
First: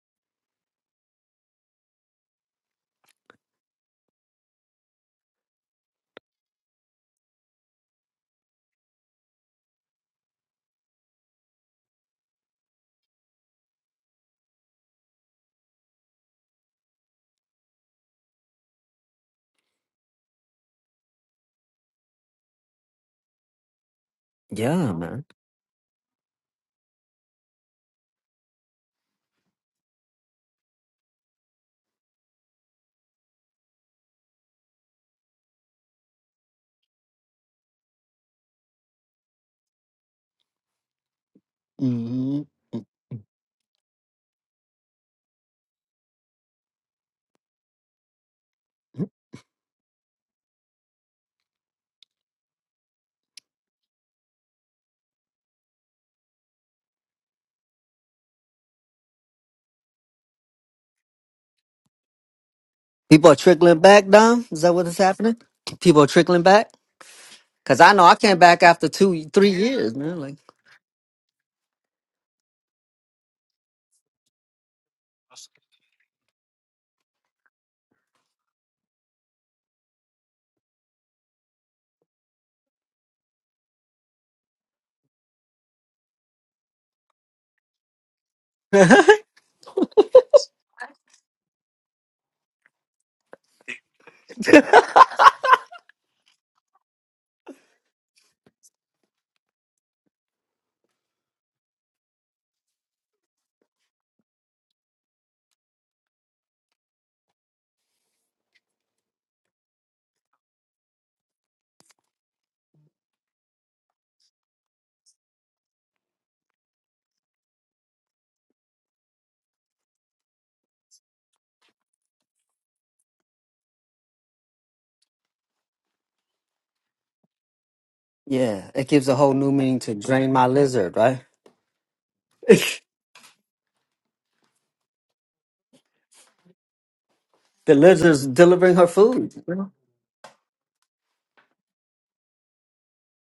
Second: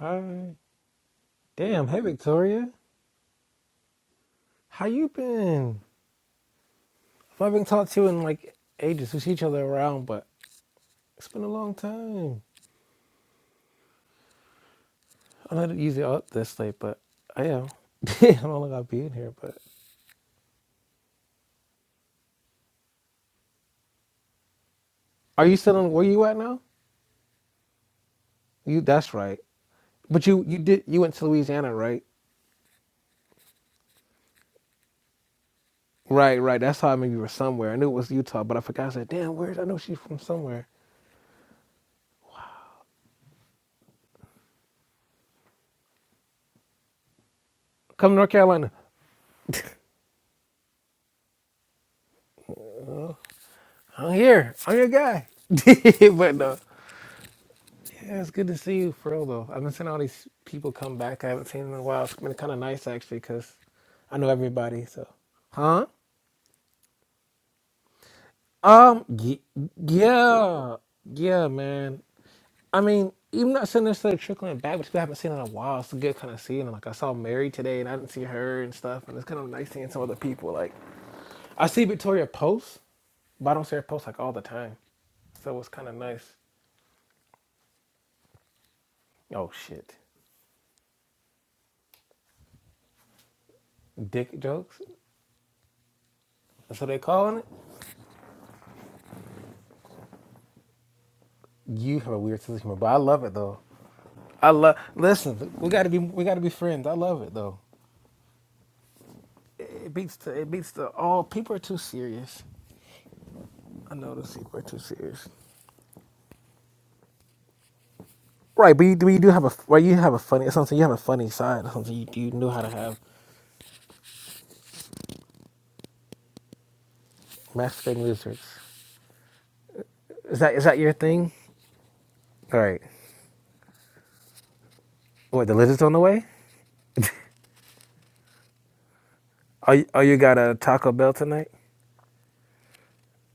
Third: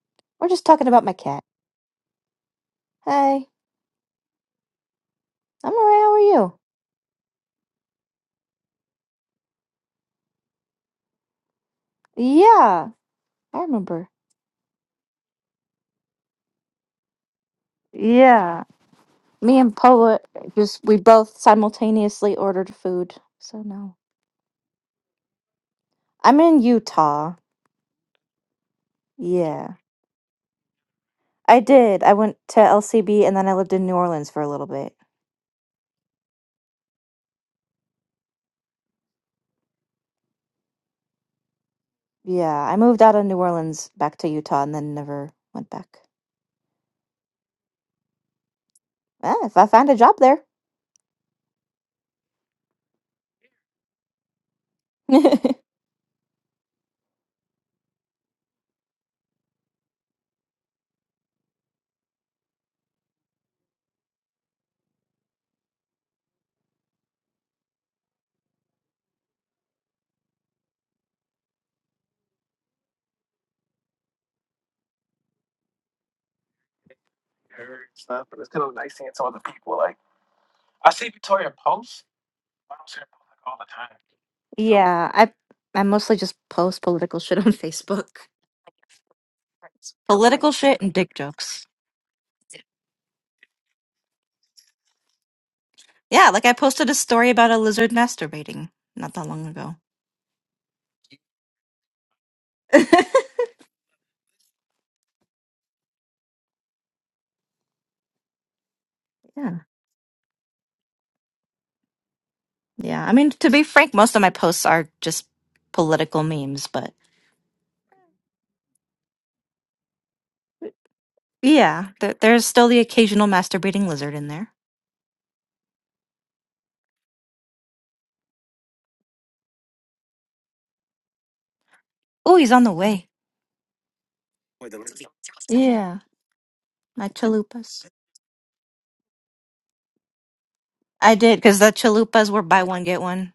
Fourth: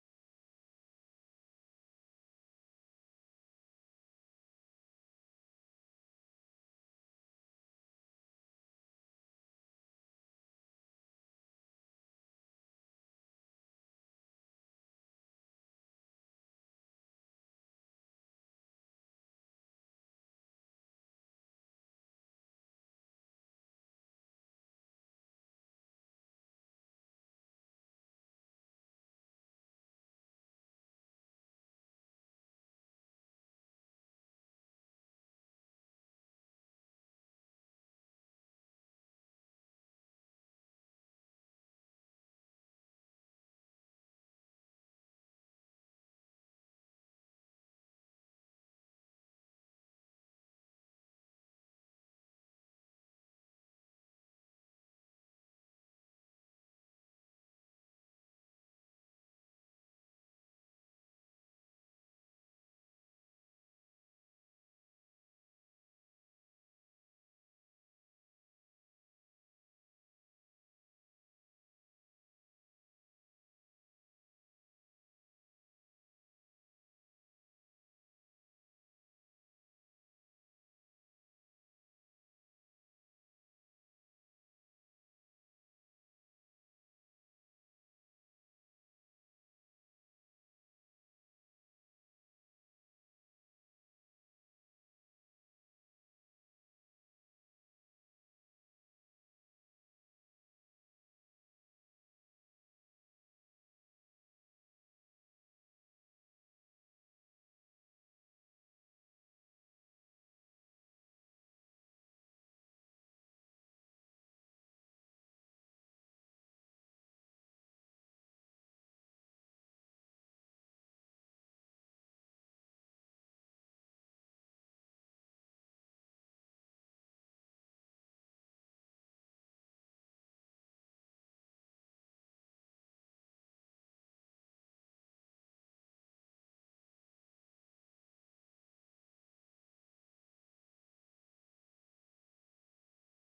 Speaker 3: Hi.
Speaker 1: We're just talking about my cat.
Speaker 3: Damn. Hey, Victoria.
Speaker 1: Hey,
Speaker 3: How you
Speaker 1: I'm
Speaker 3: been?
Speaker 1: alright, how are you?
Speaker 3: I haven't talked to you in like ages. We see each other around, but it's been a long time.
Speaker 1: Yeah, I remember.
Speaker 3: I am not usually up this late, but I am. I don't know
Speaker 1: Yeah.
Speaker 3: like I'll be in here. But
Speaker 1: Me and Poet just we both simultaneously ordered food. So no.
Speaker 2: Yeah, man.
Speaker 3: are you still in? Where you at
Speaker 1: I'm
Speaker 3: now?
Speaker 1: in Utah.
Speaker 3: You. That's right.
Speaker 1: Yeah.
Speaker 3: But you you did you went to
Speaker 1: I
Speaker 3: Louisiana,
Speaker 1: did.
Speaker 3: right?
Speaker 1: I went to LCB and then I lived in New Orleans for a little bit.
Speaker 3: Right, right. That's how I knew you were somewhere. I knew it was Utah, but I forgot. I said, "Damn, where's I know she's from somewhere."
Speaker 2: hmm
Speaker 1: Yeah, I moved out of New Orleans back to Utah and then never went back.
Speaker 3: Come to North Carolina.
Speaker 1: Ah, if I find a job there.
Speaker 3: I'm here. I'm your guy. but no. Yeah, it's good to see you for real though. I've been seeing all these people come back. I haven't seen them in a while. It's been kind of nice actually,
Speaker 2: People are
Speaker 3: cause
Speaker 2: trickling back,
Speaker 3: I know
Speaker 2: Dom. Is that
Speaker 3: everybody.
Speaker 2: what is
Speaker 3: So,
Speaker 2: happening?
Speaker 3: huh?
Speaker 2: People are trickling back because I know I came back after
Speaker 3: Um,
Speaker 2: two,
Speaker 3: y-
Speaker 2: three years, man. Like,
Speaker 3: yeah, yeah, man. I mean, even not saying necessarily trickling back, but people I haven't seen in a while. It's good kind of seeing them. Like I saw Mary today, and I didn't see her and stuff. And it's kind of nice seeing some other people. Like I see Victoria post, but I don't see her post like all the time.
Speaker 1: yeah, I
Speaker 3: So it's
Speaker 1: I
Speaker 3: kind of
Speaker 1: mostly
Speaker 3: nice.
Speaker 1: just post political shit on Facebook.
Speaker 3: Oh shit,
Speaker 1: Political shit and dick jokes.
Speaker 3: dick jokes.
Speaker 1: Yeah, like I
Speaker 3: That's what
Speaker 1: posted a
Speaker 3: they
Speaker 1: story
Speaker 3: calling it.
Speaker 1: about a lizard masturbating not that long ago.
Speaker 3: You have a weird sense of humor, but I love it though. I love. Listen, we gotta be we gotta be friends. I love it though.
Speaker 1: yeah.
Speaker 3: It beats the it beats the all. People are too serious.
Speaker 1: Yeah. I mean, to be frank,
Speaker 3: I
Speaker 1: most of my
Speaker 3: notice people are
Speaker 1: posts
Speaker 3: too
Speaker 1: are just
Speaker 3: serious.
Speaker 1: political memes, but
Speaker 3: Right, but you, but you do have a well, you have a funny something. You have a funny side.
Speaker 1: Yeah,
Speaker 3: Something you,
Speaker 1: there,
Speaker 3: you
Speaker 1: there's
Speaker 3: know how
Speaker 1: still
Speaker 3: to
Speaker 1: the
Speaker 3: have
Speaker 1: occasional masturbating lizard in there.
Speaker 3: masturbating lizards.
Speaker 2: yeah, it gives a whole new meaning to drain
Speaker 3: Is
Speaker 2: my
Speaker 3: that is that your
Speaker 2: lizard, right?
Speaker 3: thing?
Speaker 1: Oh, he's
Speaker 3: All
Speaker 1: on the
Speaker 3: right.
Speaker 1: way.
Speaker 3: What the lizards on
Speaker 1: Yeah,
Speaker 3: the way?
Speaker 1: my
Speaker 2: the
Speaker 1: chalupas.
Speaker 2: lizard's delivering her food.
Speaker 3: Oh, you, oh, you got a Taco Bell
Speaker 1: I did
Speaker 3: tonight?
Speaker 1: because the chalupas were buy one get one.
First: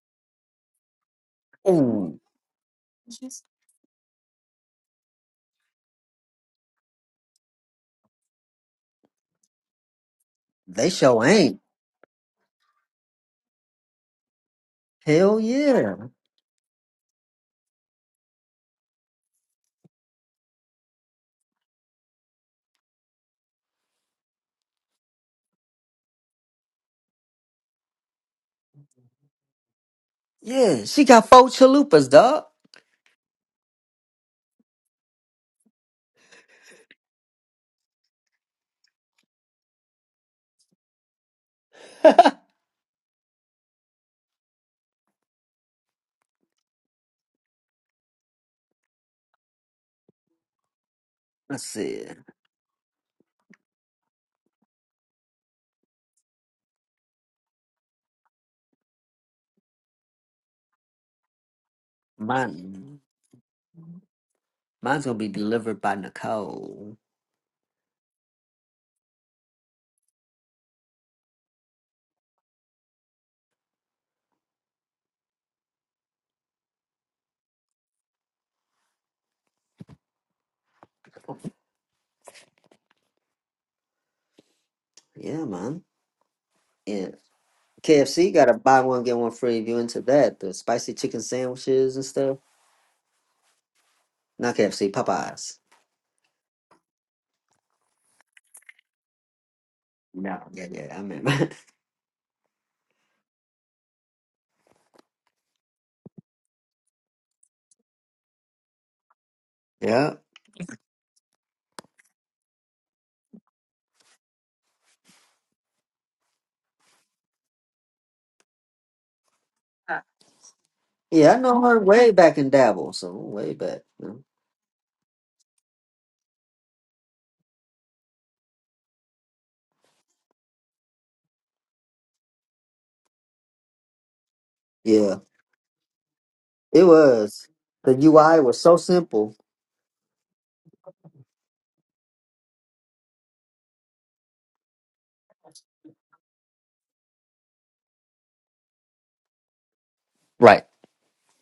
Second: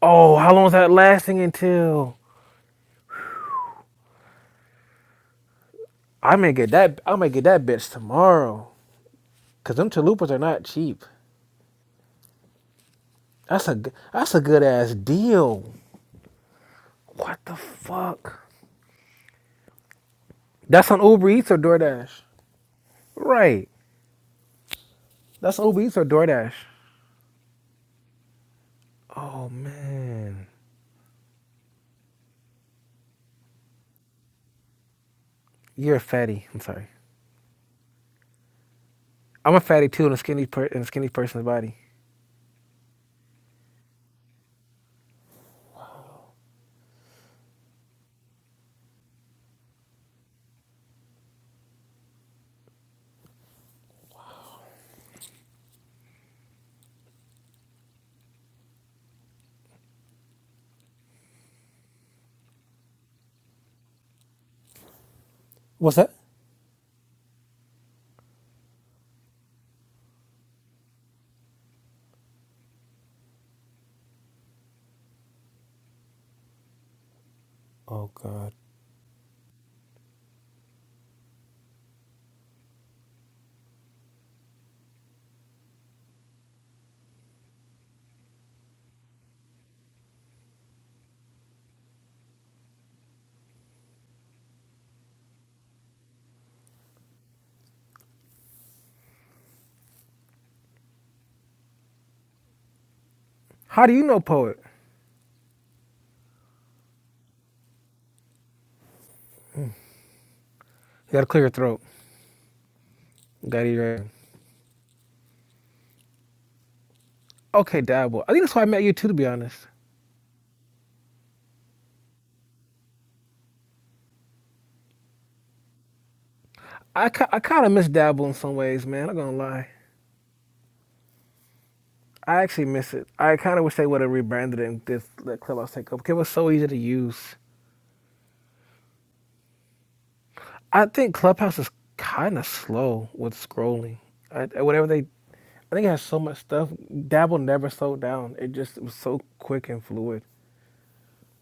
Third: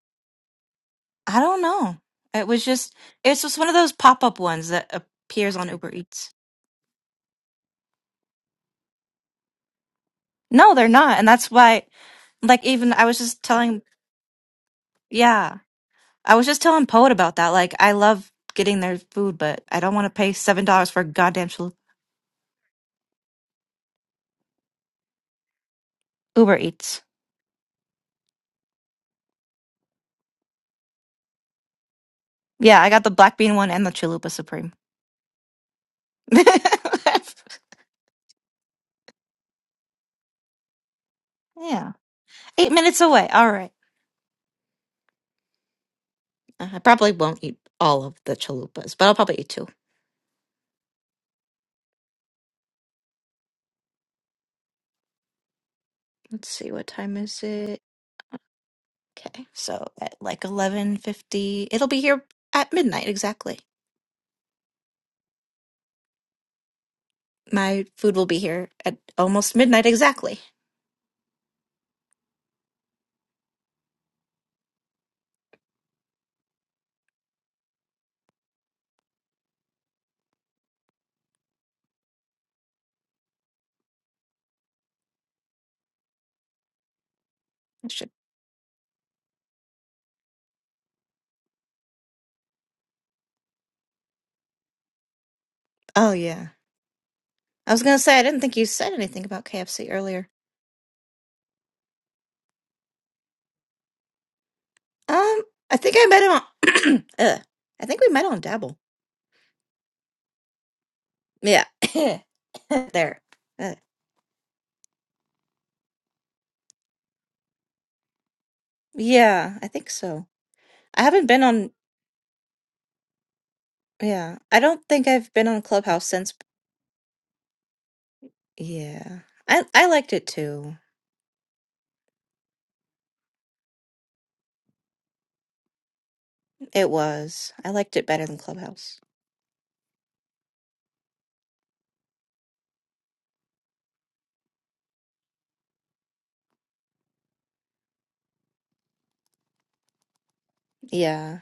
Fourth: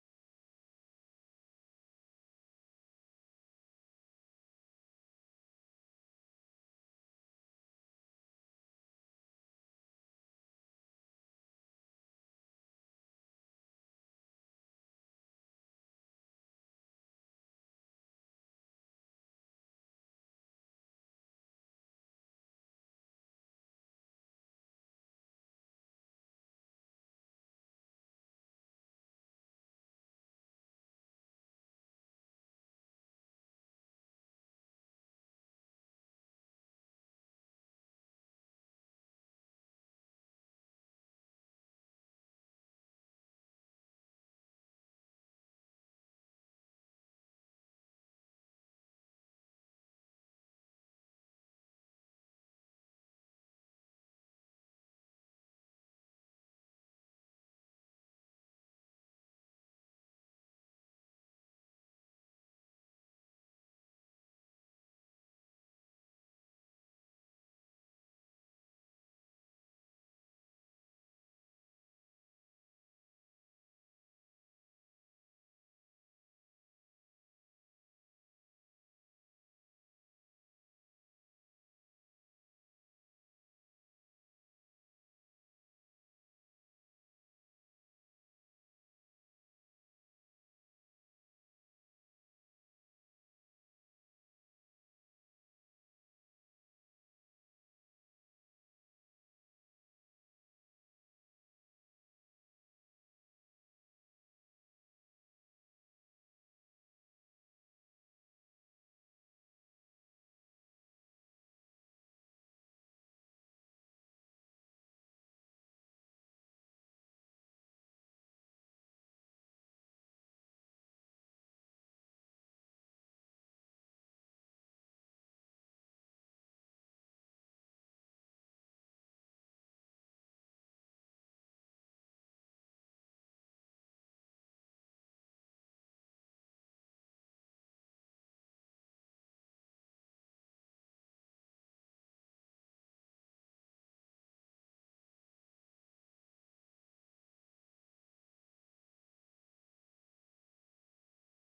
Speaker 3: Oh, how long is that
Speaker 1: I
Speaker 3: lasting
Speaker 1: don't know.
Speaker 3: until?
Speaker 2: Ooh,
Speaker 1: It was just it's just one of those pop up ones that appears on Uber Eats.
Speaker 3: I may get that. I may get that bitch tomorrow. Cause them chalupas are not
Speaker 1: No, they're
Speaker 2: they
Speaker 3: cheap.
Speaker 1: not,
Speaker 2: show
Speaker 1: and that's
Speaker 2: ain't.
Speaker 1: why. Like even I was just
Speaker 3: That's a
Speaker 1: telling,
Speaker 3: that's a good ass
Speaker 2: Hell
Speaker 1: yeah,
Speaker 3: deal.
Speaker 2: yeah,
Speaker 1: I was just telling Poet about
Speaker 3: What
Speaker 1: that.
Speaker 3: the
Speaker 1: Like I love
Speaker 3: fuck?
Speaker 1: getting their food, but I don't want to pay seven dollars
Speaker 3: That's
Speaker 1: for
Speaker 3: on
Speaker 1: a
Speaker 3: Uber
Speaker 1: goddamn
Speaker 3: Eats or
Speaker 1: chalupa.
Speaker 3: DoorDash? Right. That's on Uber Eats or DoorDash.
Speaker 1: Uber Eats.
Speaker 3: Oh man,
Speaker 2: yeah. She got four chalupas, dog.
Speaker 1: Yeah, I got the black bean one and the chalupa supreme.
Speaker 3: you're a fatty. I'm sorry. I'm a fatty too in a skinny per- in a skinny person's body.
Speaker 1: yeah. Eight minutes away. All right. Uh, I probably won't eat all of the chalupas, but I'll probably eat two.
Speaker 2: I said,
Speaker 1: Let's see what time is it. Okay, so at like eleven fifty, it'll be here at
Speaker 2: mine,
Speaker 1: midnight exactly.
Speaker 2: mine's gonna be delivered by
Speaker 3: What's that?
Speaker 2: Nicole.
Speaker 1: My food will be here at almost midnight exactly.
Speaker 3: Oh god.
Speaker 2: Yeah, man. Yeah.
Speaker 1: I should.
Speaker 2: KFC got a buy one get one free. If you into that, the spicy chicken sandwiches and stuff. Not KFC, Popeyes.
Speaker 1: Oh yeah, I was gonna say I didn't think you said anything about KFC earlier.
Speaker 2: No, yeah, yeah, I remember.
Speaker 3: How do you know poet?
Speaker 1: Um, I think I met him on. Ugh. I think we met on Dabble.
Speaker 2: yeah,
Speaker 3: You gotta clear your
Speaker 1: Yeah.
Speaker 3: throat.
Speaker 1: there.
Speaker 3: You gotta eat
Speaker 1: Uh,
Speaker 3: your- Okay, Dabble. I think that's why I met you too. To be
Speaker 1: yeah, I
Speaker 3: honest,
Speaker 1: think so. I haven't
Speaker 2: yeah, I
Speaker 1: been
Speaker 2: know
Speaker 1: on
Speaker 2: her way back in Dabble, so way back. you know.
Speaker 1: yeah. I don't think I've been on Clubhouse since
Speaker 3: I ki- I kind of miss Dabble in some ways, man. I'm
Speaker 1: yeah.
Speaker 3: not gonna
Speaker 1: I
Speaker 3: lie.
Speaker 1: I liked it too.
Speaker 3: I actually miss it. I kind of wish they would have rebranded it and just
Speaker 2: Yeah,
Speaker 3: let Clubhouse take over. 'cause It was so easy to
Speaker 2: it
Speaker 1: It
Speaker 3: use.
Speaker 2: was.
Speaker 1: was. I
Speaker 2: The
Speaker 1: liked it better than
Speaker 2: UI was so
Speaker 1: Clubhouse.
Speaker 2: simple.
Speaker 3: I think Clubhouse is kind of slow with scrolling. I, whatever they, I think it has so much stuff. Dabble never slowed down. It just was so quick and fluid.
Speaker 2: Right,
Speaker 1: Yeah.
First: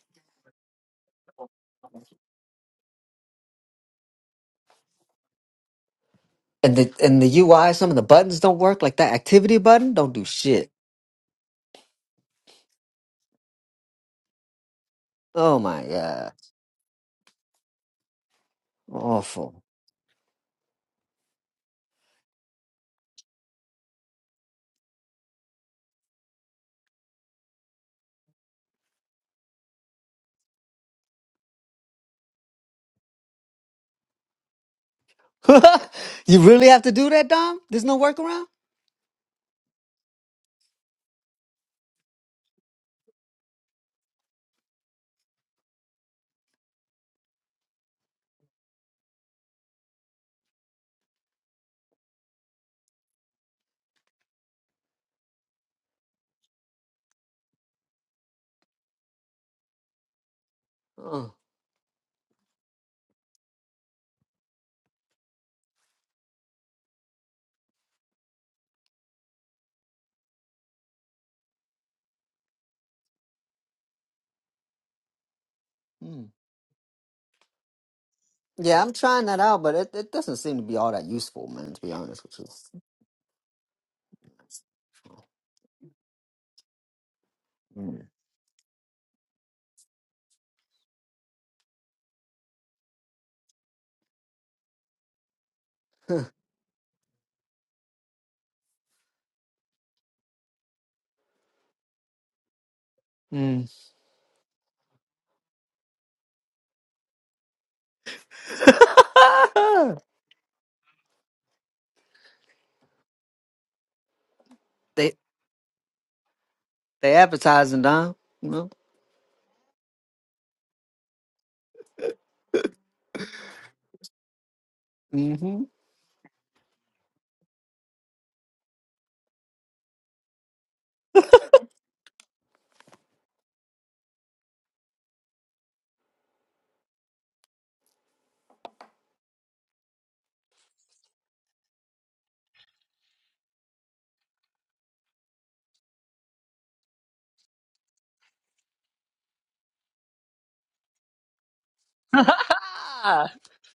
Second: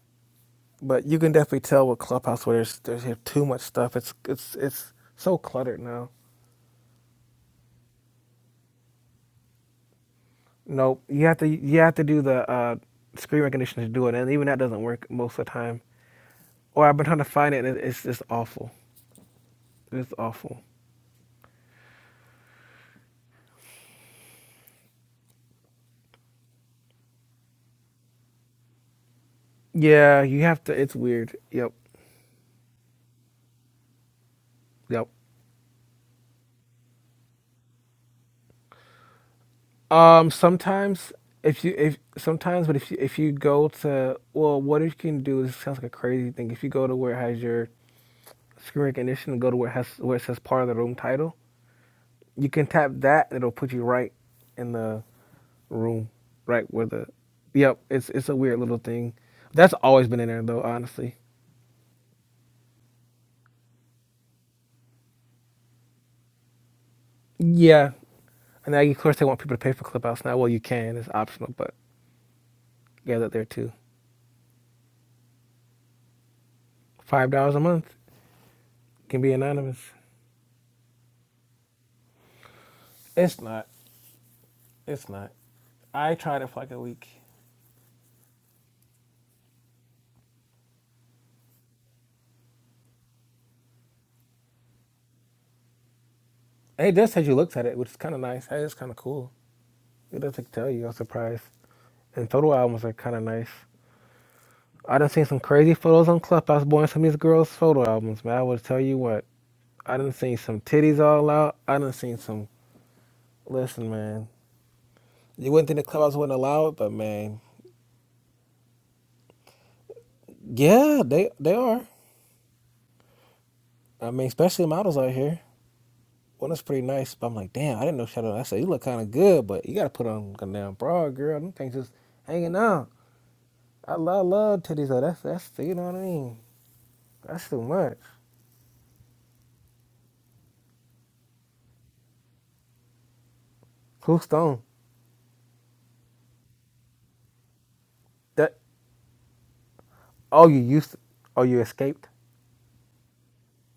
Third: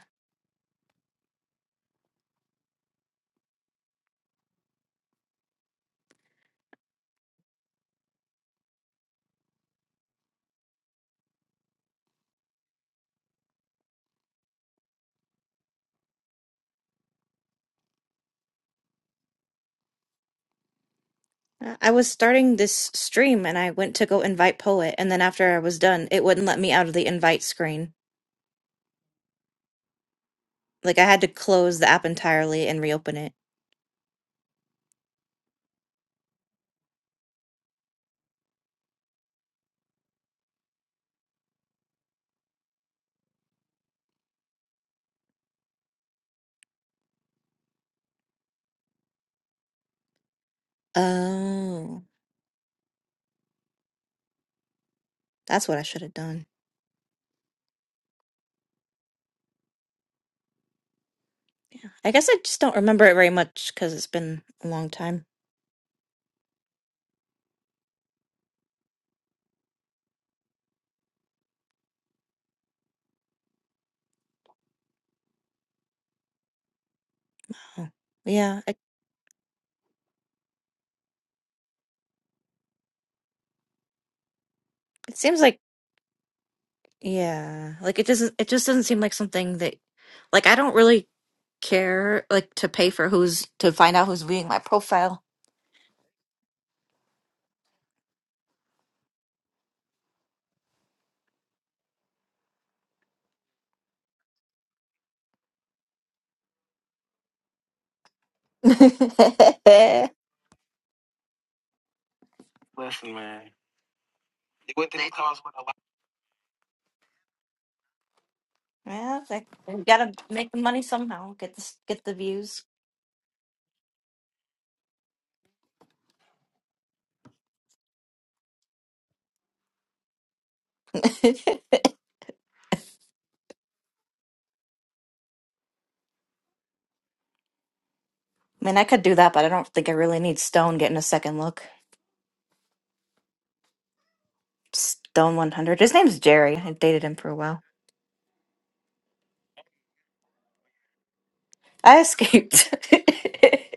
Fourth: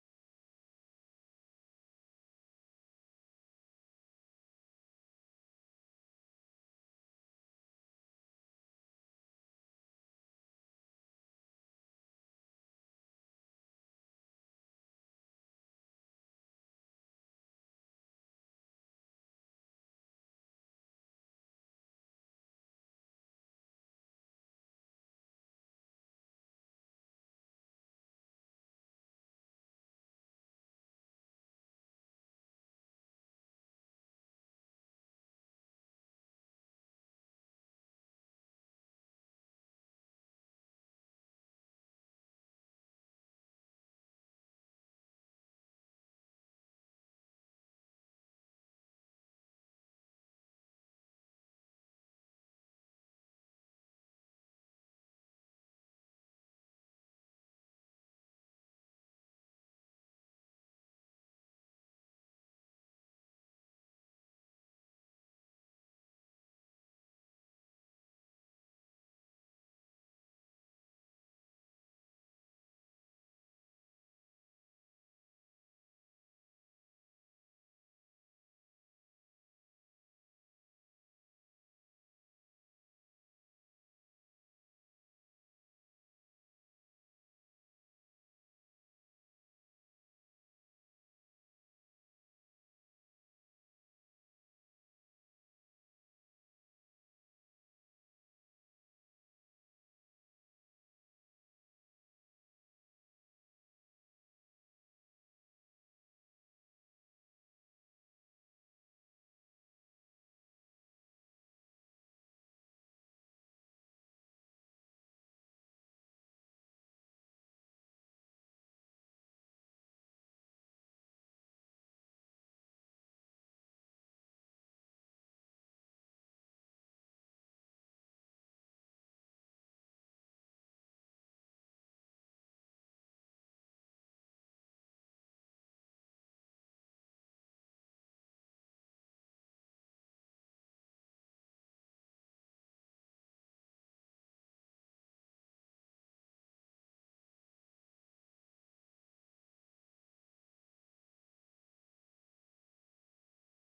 Speaker 3: But you can definitely tell with Clubhouse where there's there's too much stuff. It's it's it's so cluttered now.
Speaker 2: and the and the UI, some of the buttons don't work. Like that activity button, don't do shit.
Speaker 3: Nope. You have to you have to do the uh, screen recognition to do it, and even that doesn't work most of the
Speaker 2: Oh
Speaker 3: time.
Speaker 2: my god,
Speaker 3: Or I've been trying to find it, and it- it's just awful.
Speaker 2: awful.
Speaker 3: It's awful.
Speaker 1: I I was starting this stream and I went to go invite Poet and then after I was done, it wouldn't let me out of the invite screen.
Speaker 3: Yeah, you have to. It's
Speaker 1: Like I had to
Speaker 3: weird. Yep,
Speaker 1: close the app entirely and reopen it.
Speaker 3: yep.
Speaker 2: you really have to do that, Dom? There's no workaround.
Speaker 3: Um, sometimes if you if sometimes, but if you if you go to well, what you can do this sounds like a crazy thing. If you go to where it has your screen recognition and go to where it has where it says part of the room title,
Speaker 1: Oh.
Speaker 3: you can tap that and it'll put you right in the
Speaker 1: That's what I should
Speaker 3: room,
Speaker 1: have done.
Speaker 3: right where the yep. It's it's a weird little thing. That's always been in there though, honestly.
Speaker 2: Oh.
Speaker 1: Yeah, I guess I just don't remember it very much because it's been a long time.
Speaker 3: Yeah, and now of course they want people to pay for Clubhouse now. Well, you can. It's optional, but yeah, that there too. Five dollars a
Speaker 1: Oh.
Speaker 3: month
Speaker 1: Yeah, it,
Speaker 2: Yeah, I'm
Speaker 3: can
Speaker 2: trying
Speaker 3: be
Speaker 2: that out, but
Speaker 3: anonymous.
Speaker 2: it, it doesn't seem to be all that useful, man, to be honest with
Speaker 3: It's not. It's
Speaker 1: it
Speaker 3: not.
Speaker 1: seems like
Speaker 3: I tried it for like a week.
Speaker 1: yeah, like
Speaker 2: you.
Speaker 1: it
Speaker 2: Mm.
Speaker 1: doesn't. It just doesn't seem like something that, like, I don't really care like to pay for who's to find out who's reading my profile.
Speaker 3: It does say you looked at it, which is kind of nice. Hey, it's kind of cool. It does not tell you. I was surprised. And photo albums are kind of nice.
Speaker 2: Mm.
Speaker 3: I done seen some crazy photos on Clubhouse, boy, and some of these girls' photo albums, man. I would tell you what. I
Speaker 1: yeah,
Speaker 3: done seen some titties all out. I done seen some. Listen, man.
Speaker 2: they
Speaker 3: You wouldn't think the clubhouse wouldn't allow it, but
Speaker 2: they
Speaker 3: man,
Speaker 2: advertising, Don. You know?
Speaker 1: it's like we gotta make the money
Speaker 3: yeah, they
Speaker 1: somehow.
Speaker 3: they
Speaker 1: Get this,
Speaker 3: are.
Speaker 1: get the views.
Speaker 3: I mean, especially models out here.
Speaker 2: hmm
Speaker 3: Well, that's pretty nice. But I'm like, damn, I didn't know Shadow. I said, you look kind of good, but you gotta put on a damn bra, girl. Them things just hanging out. I love love titties though. That's that's you know what I mean. That's too much.
Speaker 1: I mean, I could do that, but I don't think I really need Stone getting a second look.
Speaker 3: Cool stone.
Speaker 1: Stone one hundred. His name's Jerry. I dated him for a while.
Speaker 3: That oh you used to, oh you
Speaker 1: I
Speaker 3: escaped.
Speaker 1: escaped.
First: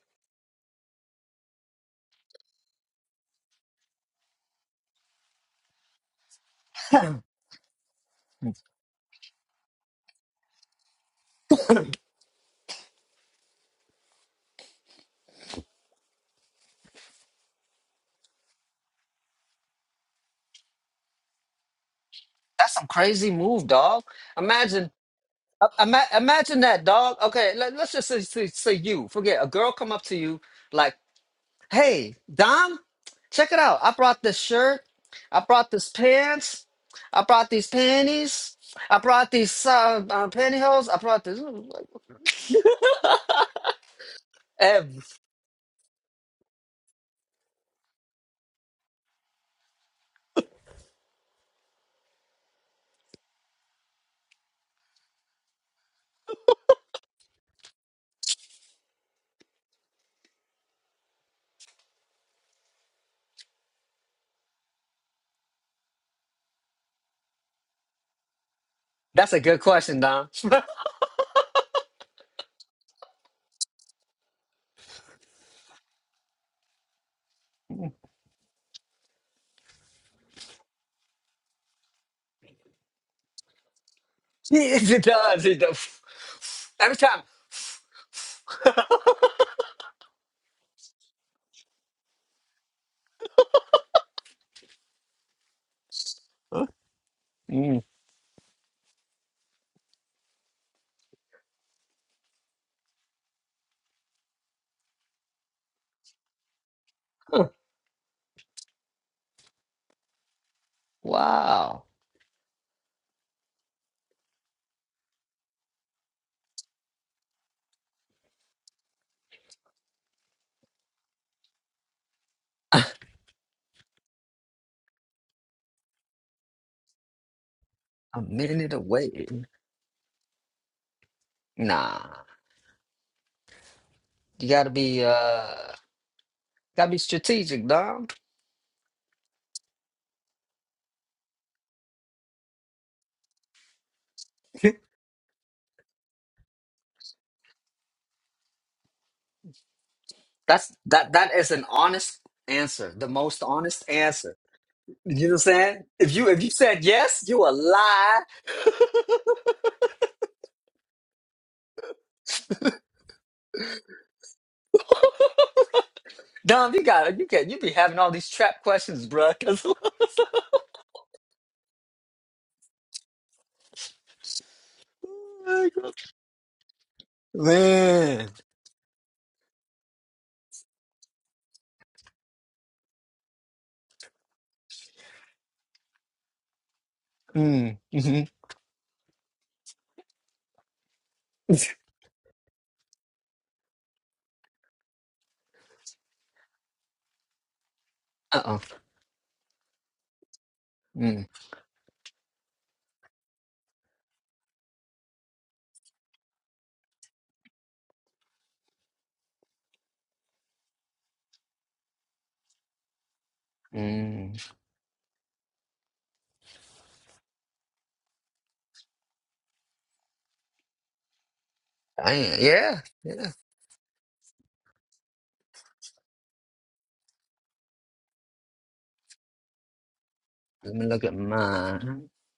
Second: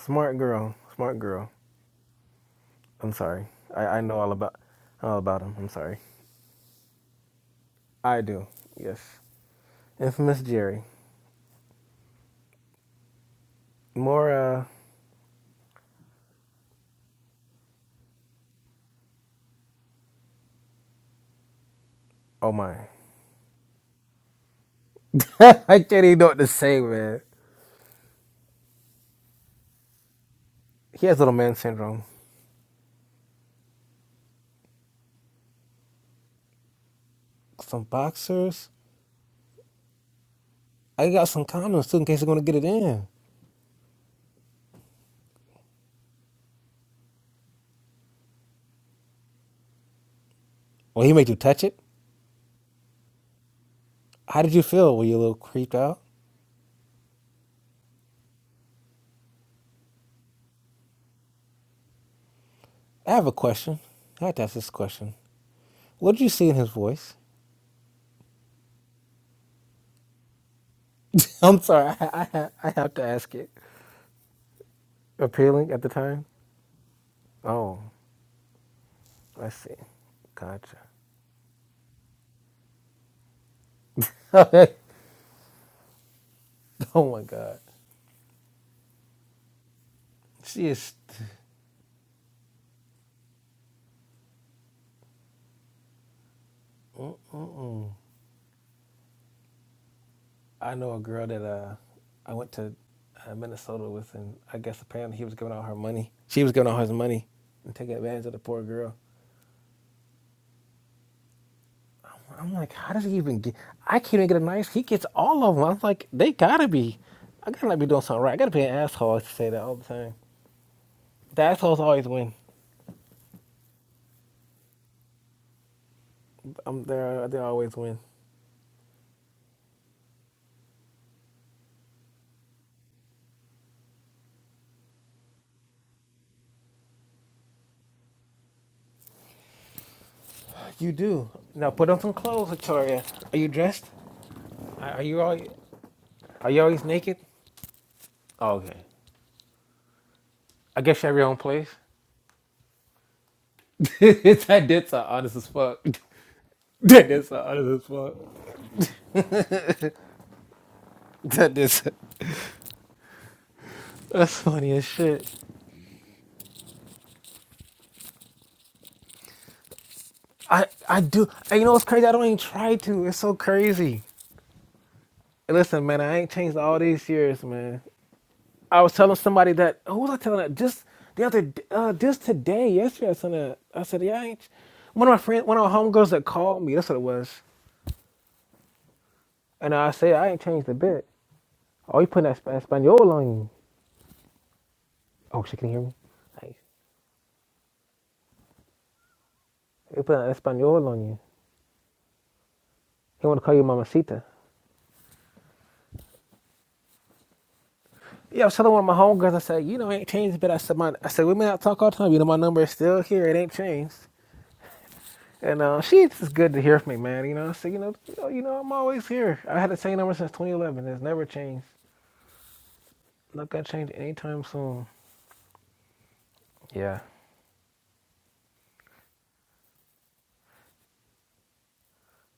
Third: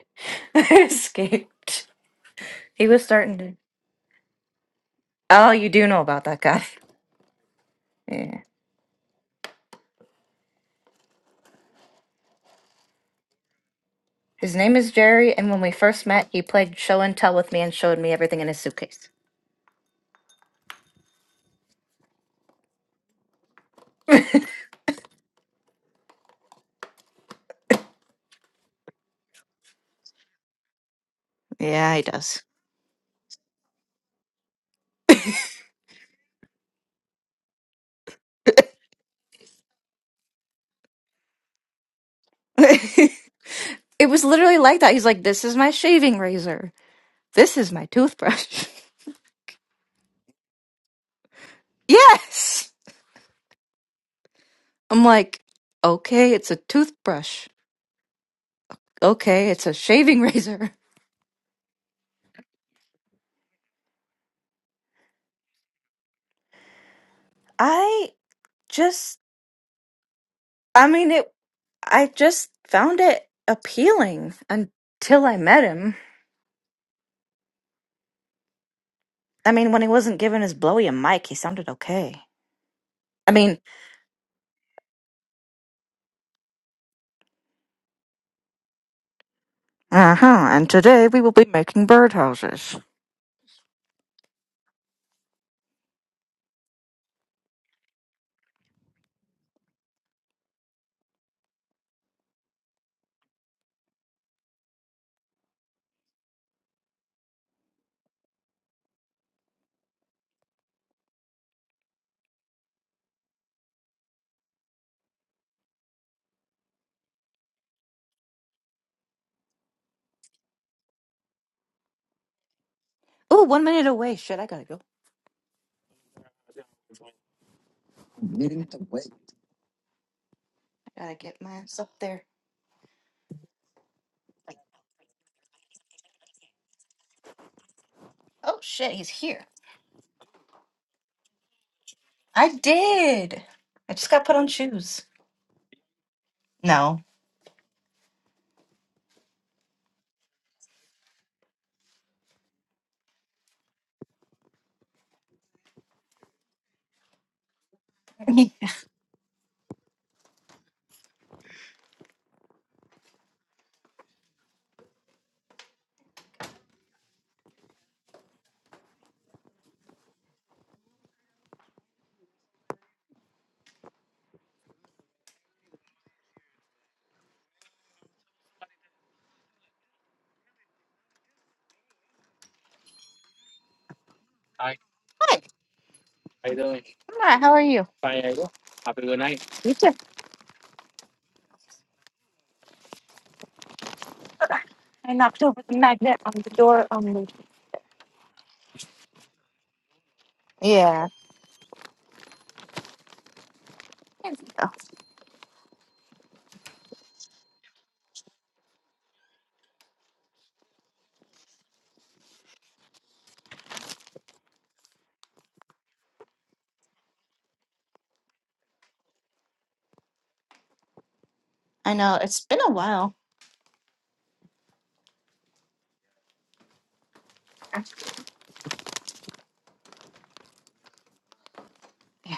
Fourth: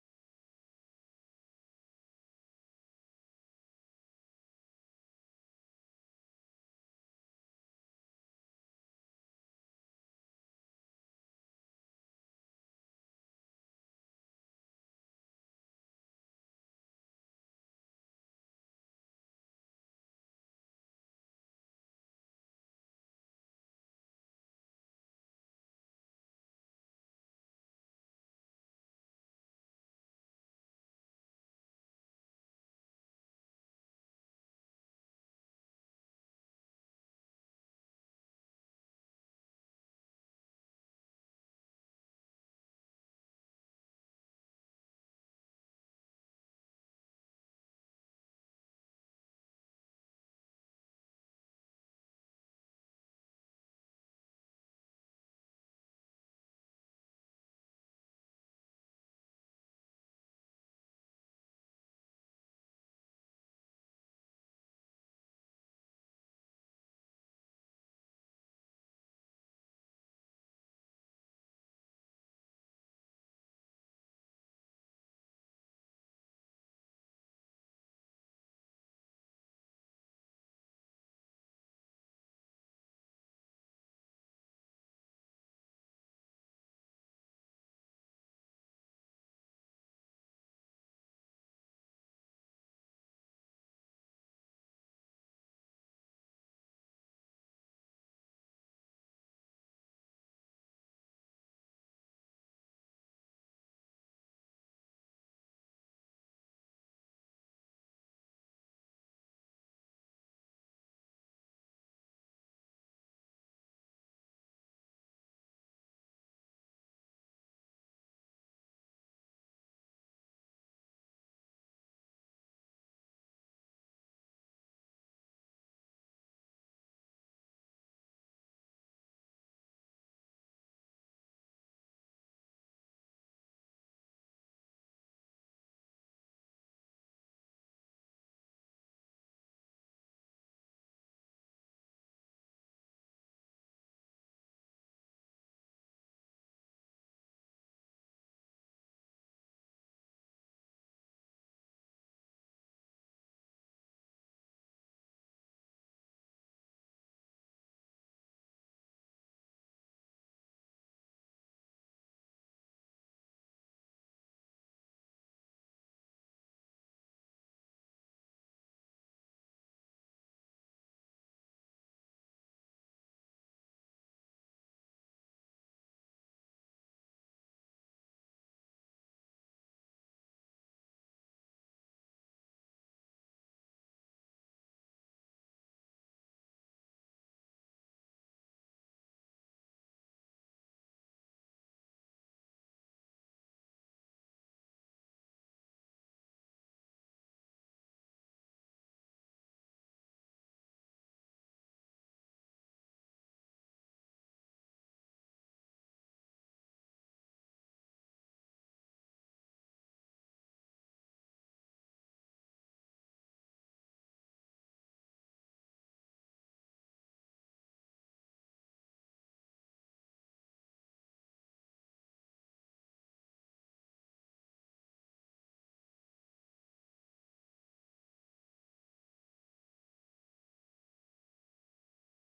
Speaker 3: Smart girl, smart girl.
Speaker 1: escaped. He was
Speaker 3: I'm
Speaker 1: starting
Speaker 3: sorry.
Speaker 1: to.
Speaker 3: I, I know all about all about
Speaker 1: Oh,
Speaker 3: him.
Speaker 1: you
Speaker 3: I'm
Speaker 1: do
Speaker 3: sorry.
Speaker 1: know about that guy.
Speaker 3: I
Speaker 1: Yeah.
Speaker 3: do.
Speaker 2: That's
Speaker 3: Yes. Infamous Jerry. More
Speaker 1: His
Speaker 3: uh
Speaker 1: name is Jerry, and when we first met, he played show and tell with me and showed me everything in his suitcase.
Speaker 3: oh my.
Speaker 2: some crazy move, dog. Imagine uh,
Speaker 3: I
Speaker 2: ima-
Speaker 3: can't even know what to
Speaker 2: imagine
Speaker 3: say,
Speaker 2: that, dog.
Speaker 3: man.
Speaker 2: Okay, let, us just say, say, say you. Forget a girl come up to you like
Speaker 3: He has little man
Speaker 1: Yeah, he
Speaker 3: syndrome.
Speaker 2: Hey,
Speaker 1: does.
Speaker 2: Dom, check it out. I brought this shirt. I brought this pants. I brought these
Speaker 3: Some
Speaker 2: panties.
Speaker 3: boxers.
Speaker 2: I brought these uh, uh, pantyhose. I
Speaker 3: I
Speaker 2: brought
Speaker 3: got
Speaker 2: this.
Speaker 3: some condoms too in case I'm gonna get it in.
Speaker 1: it was literally like that. He's
Speaker 2: Ev,
Speaker 1: like, this is my shaving razor. This is my toothbrush.
Speaker 3: Well, he made you touch it.
Speaker 1: yes.
Speaker 3: How did you feel? Were
Speaker 1: I'm
Speaker 3: you a little
Speaker 1: like,
Speaker 3: creeped out?
Speaker 1: okay, it's a toothbrush. Okay, it's a shaving razor.
Speaker 3: I have a question. I have to ask this question. What did you see in his voice?
Speaker 1: I just,
Speaker 2: that's a good question, Dom.
Speaker 1: I mean, it,
Speaker 3: I'm sorry.
Speaker 1: I
Speaker 3: I I,
Speaker 1: just
Speaker 3: I have
Speaker 1: found
Speaker 3: to
Speaker 1: it
Speaker 3: ask it.
Speaker 1: appealing until I met
Speaker 3: Appealing at the
Speaker 1: him.
Speaker 3: time. Oh, I
Speaker 1: I
Speaker 3: see.
Speaker 1: mean, when he wasn't giving his
Speaker 3: Gotcha.
Speaker 1: blowy a mic, he sounded okay. I mean,
Speaker 2: it does. It does. Every
Speaker 3: oh
Speaker 2: time.
Speaker 3: my God.
Speaker 1: uh huh.
Speaker 3: She
Speaker 1: And
Speaker 3: is.
Speaker 1: today we will be making birdhouses.
Speaker 2: Huh? Mm.
Speaker 3: I know a girl that uh, I went to uh, Minnesota with, and I guess apparently he was giving out her money. She was giving out his money
Speaker 2: Huh.
Speaker 3: and taking advantage of the poor girl.
Speaker 2: Wow.
Speaker 3: I'm like, how does he even get? I can't even get a nice. He gets all of them. I'm like, they gotta be. I gotta not be doing something right. I gotta be an asshole. I used to say that all the time. The assholes always win.
Speaker 2: A
Speaker 1: Oh, one minute away. Shit, I gotta go.
Speaker 3: Um, they they always win.
Speaker 2: minute away.
Speaker 1: I gotta get my ass up
Speaker 2: Nah.
Speaker 1: there.
Speaker 2: You gotta be uh gotta be strategic, Dom.
Speaker 1: Oh shit, he's here.
Speaker 3: You do. Now put on some clothes,
Speaker 1: I
Speaker 3: Victoria. Are
Speaker 1: did.
Speaker 3: you dressed?
Speaker 1: I just got put on
Speaker 3: Are
Speaker 1: shoes.
Speaker 3: you all? Are you always
Speaker 1: No.
Speaker 3: naked? Oh, okay.
Speaker 2: That's
Speaker 3: I guess you
Speaker 2: that
Speaker 3: have your
Speaker 2: that
Speaker 3: own
Speaker 2: is an
Speaker 3: place.
Speaker 2: honest answer. The most honest answer.
Speaker 3: that did sound
Speaker 2: You know what
Speaker 3: honest
Speaker 2: I'm
Speaker 3: as
Speaker 2: saying?
Speaker 3: fuck.
Speaker 2: If you if you said
Speaker 3: That
Speaker 2: yes,
Speaker 3: did
Speaker 2: you
Speaker 3: sound
Speaker 2: a
Speaker 3: honest as fuck.
Speaker 2: lie.
Speaker 1: On
Speaker 3: That That is that's funny as shit.
Speaker 2: Dom, you got you can you be having all these trap questions, bruh. 'cause-
Speaker 3: I I do. And you know what's crazy? I don't even try to. It's so crazy. And Listen, man, I ain't changed all these years, man.
Speaker 2: man.
Speaker 3: I was telling somebody that who was I telling that just the other d- uh just today, yesterday I said that I said, Yeah, I ain't ch-"
Speaker 1: Hi,
Speaker 3: one of my friends one of my homegirls that
Speaker 1: how you
Speaker 3: called me,
Speaker 1: doing?
Speaker 3: that's what it was.
Speaker 2: Mm,
Speaker 1: Fine, how you
Speaker 2: mm-hmm.
Speaker 1: doing? Have a good night.
Speaker 3: And I said, I ain't changed a bit. Oh, you putting that Sp- Espanol on you. Oh, she can hear me.
Speaker 1: on the
Speaker 3: Like
Speaker 1: door on the
Speaker 2: Uh-oh.
Speaker 3: You putting that Espanol on
Speaker 1: yeah
Speaker 3: you.
Speaker 2: Mm,
Speaker 3: He wanna call you Mamacita.
Speaker 1: There we go.
Speaker 3: Yeah, I was telling one of my homegirls, I said, you know, I ain't changed a bit. I said my I said, women I talk all the time, you know my number is still here, it ain't changed.
Speaker 2: mm.
Speaker 3: And uh, she, it's just good to hear from me, man. You know, I said, you know, you know, you know, I'm always here. I had the same number since 2011. It's never changed.
Speaker 1: i know
Speaker 2: Damn,
Speaker 1: it's been a
Speaker 2: yeah,
Speaker 1: while
Speaker 2: yeah.
Speaker 3: Not gonna change anytime soon. Yeah.
Speaker 2: Let me look at mine.
Speaker 1: yeah.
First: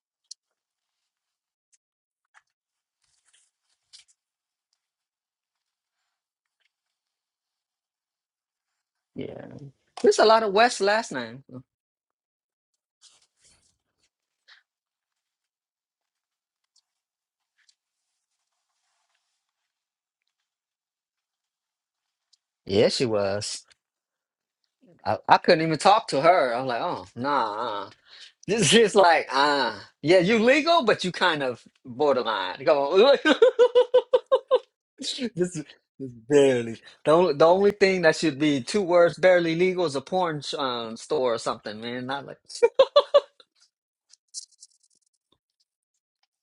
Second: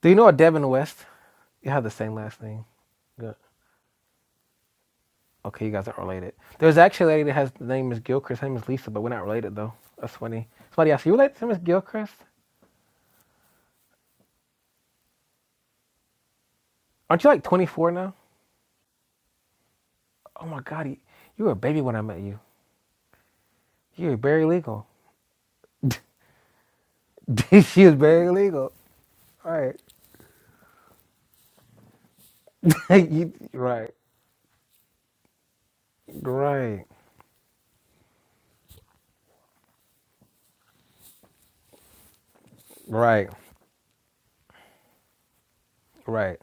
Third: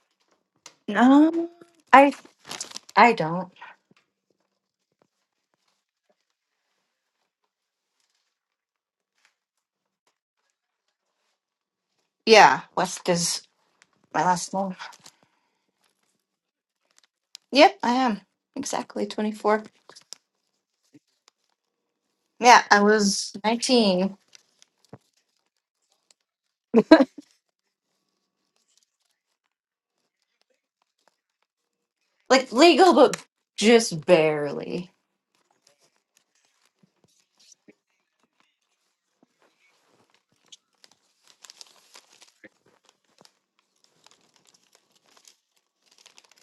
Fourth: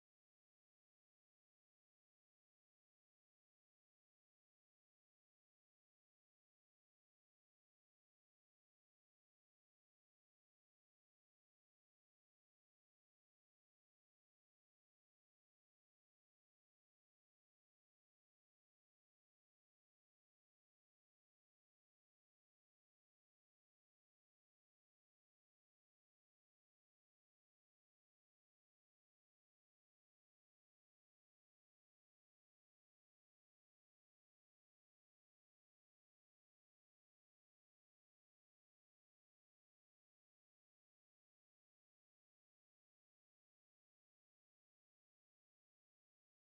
Speaker 3: Do you know a Devin West?
Speaker 1: no
Speaker 3: You have the
Speaker 1: i
Speaker 3: same last name.
Speaker 1: i
Speaker 3: Good.
Speaker 1: don't
Speaker 3: Okay, you guys aren't related. There's actually a lady that has the name is Gilchrist. Her name is Lisa, but we're not
Speaker 2: Yeah.
Speaker 3: related though. That's
Speaker 2: There's a lot
Speaker 3: funny.
Speaker 2: of West
Speaker 3: Somebody asked, you
Speaker 2: last
Speaker 3: related
Speaker 2: name.
Speaker 3: to Miss Gilchrist?
Speaker 1: yeah west is my last name
Speaker 3: Aren't you like
Speaker 1: yep
Speaker 3: 24
Speaker 1: i
Speaker 3: now?
Speaker 1: am exactly 24
Speaker 3: Oh my God, you, you were a baby when I met you.
Speaker 1: I
Speaker 2: Yeah, she
Speaker 1: was
Speaker 2: was.
Speaker 3: You were
Speaker 1: 19.
Speaker 3: very legal.
Speaker 2: I, I couldn't even talk to her. I was like, oh, nah.
Speaker 3: she
Speaker 2: Uh.
Speaker 3: was very
Speaker 2: This
Speaker 3: legal.
Speaker 2: is like,
Speaker 3: All
Speaker 2: ah,
Speaker 3: right.
Speaker 2: yeah, you legal, but you kind of
Speaker 1: Like,
Speaker 2: borderline. Go
Speaker 1: look,
Speaker 3: you,
Speaker 2: on.
Speaker 3: right.
Speaker 1: just barely.
Speaker 2: This is this barely
Speaker 3: Right.
Speaker 2: the only the only thing that should be two words barely legal is a porn sh- um, store or something, man. Not like,
Speaker 3: Right, right.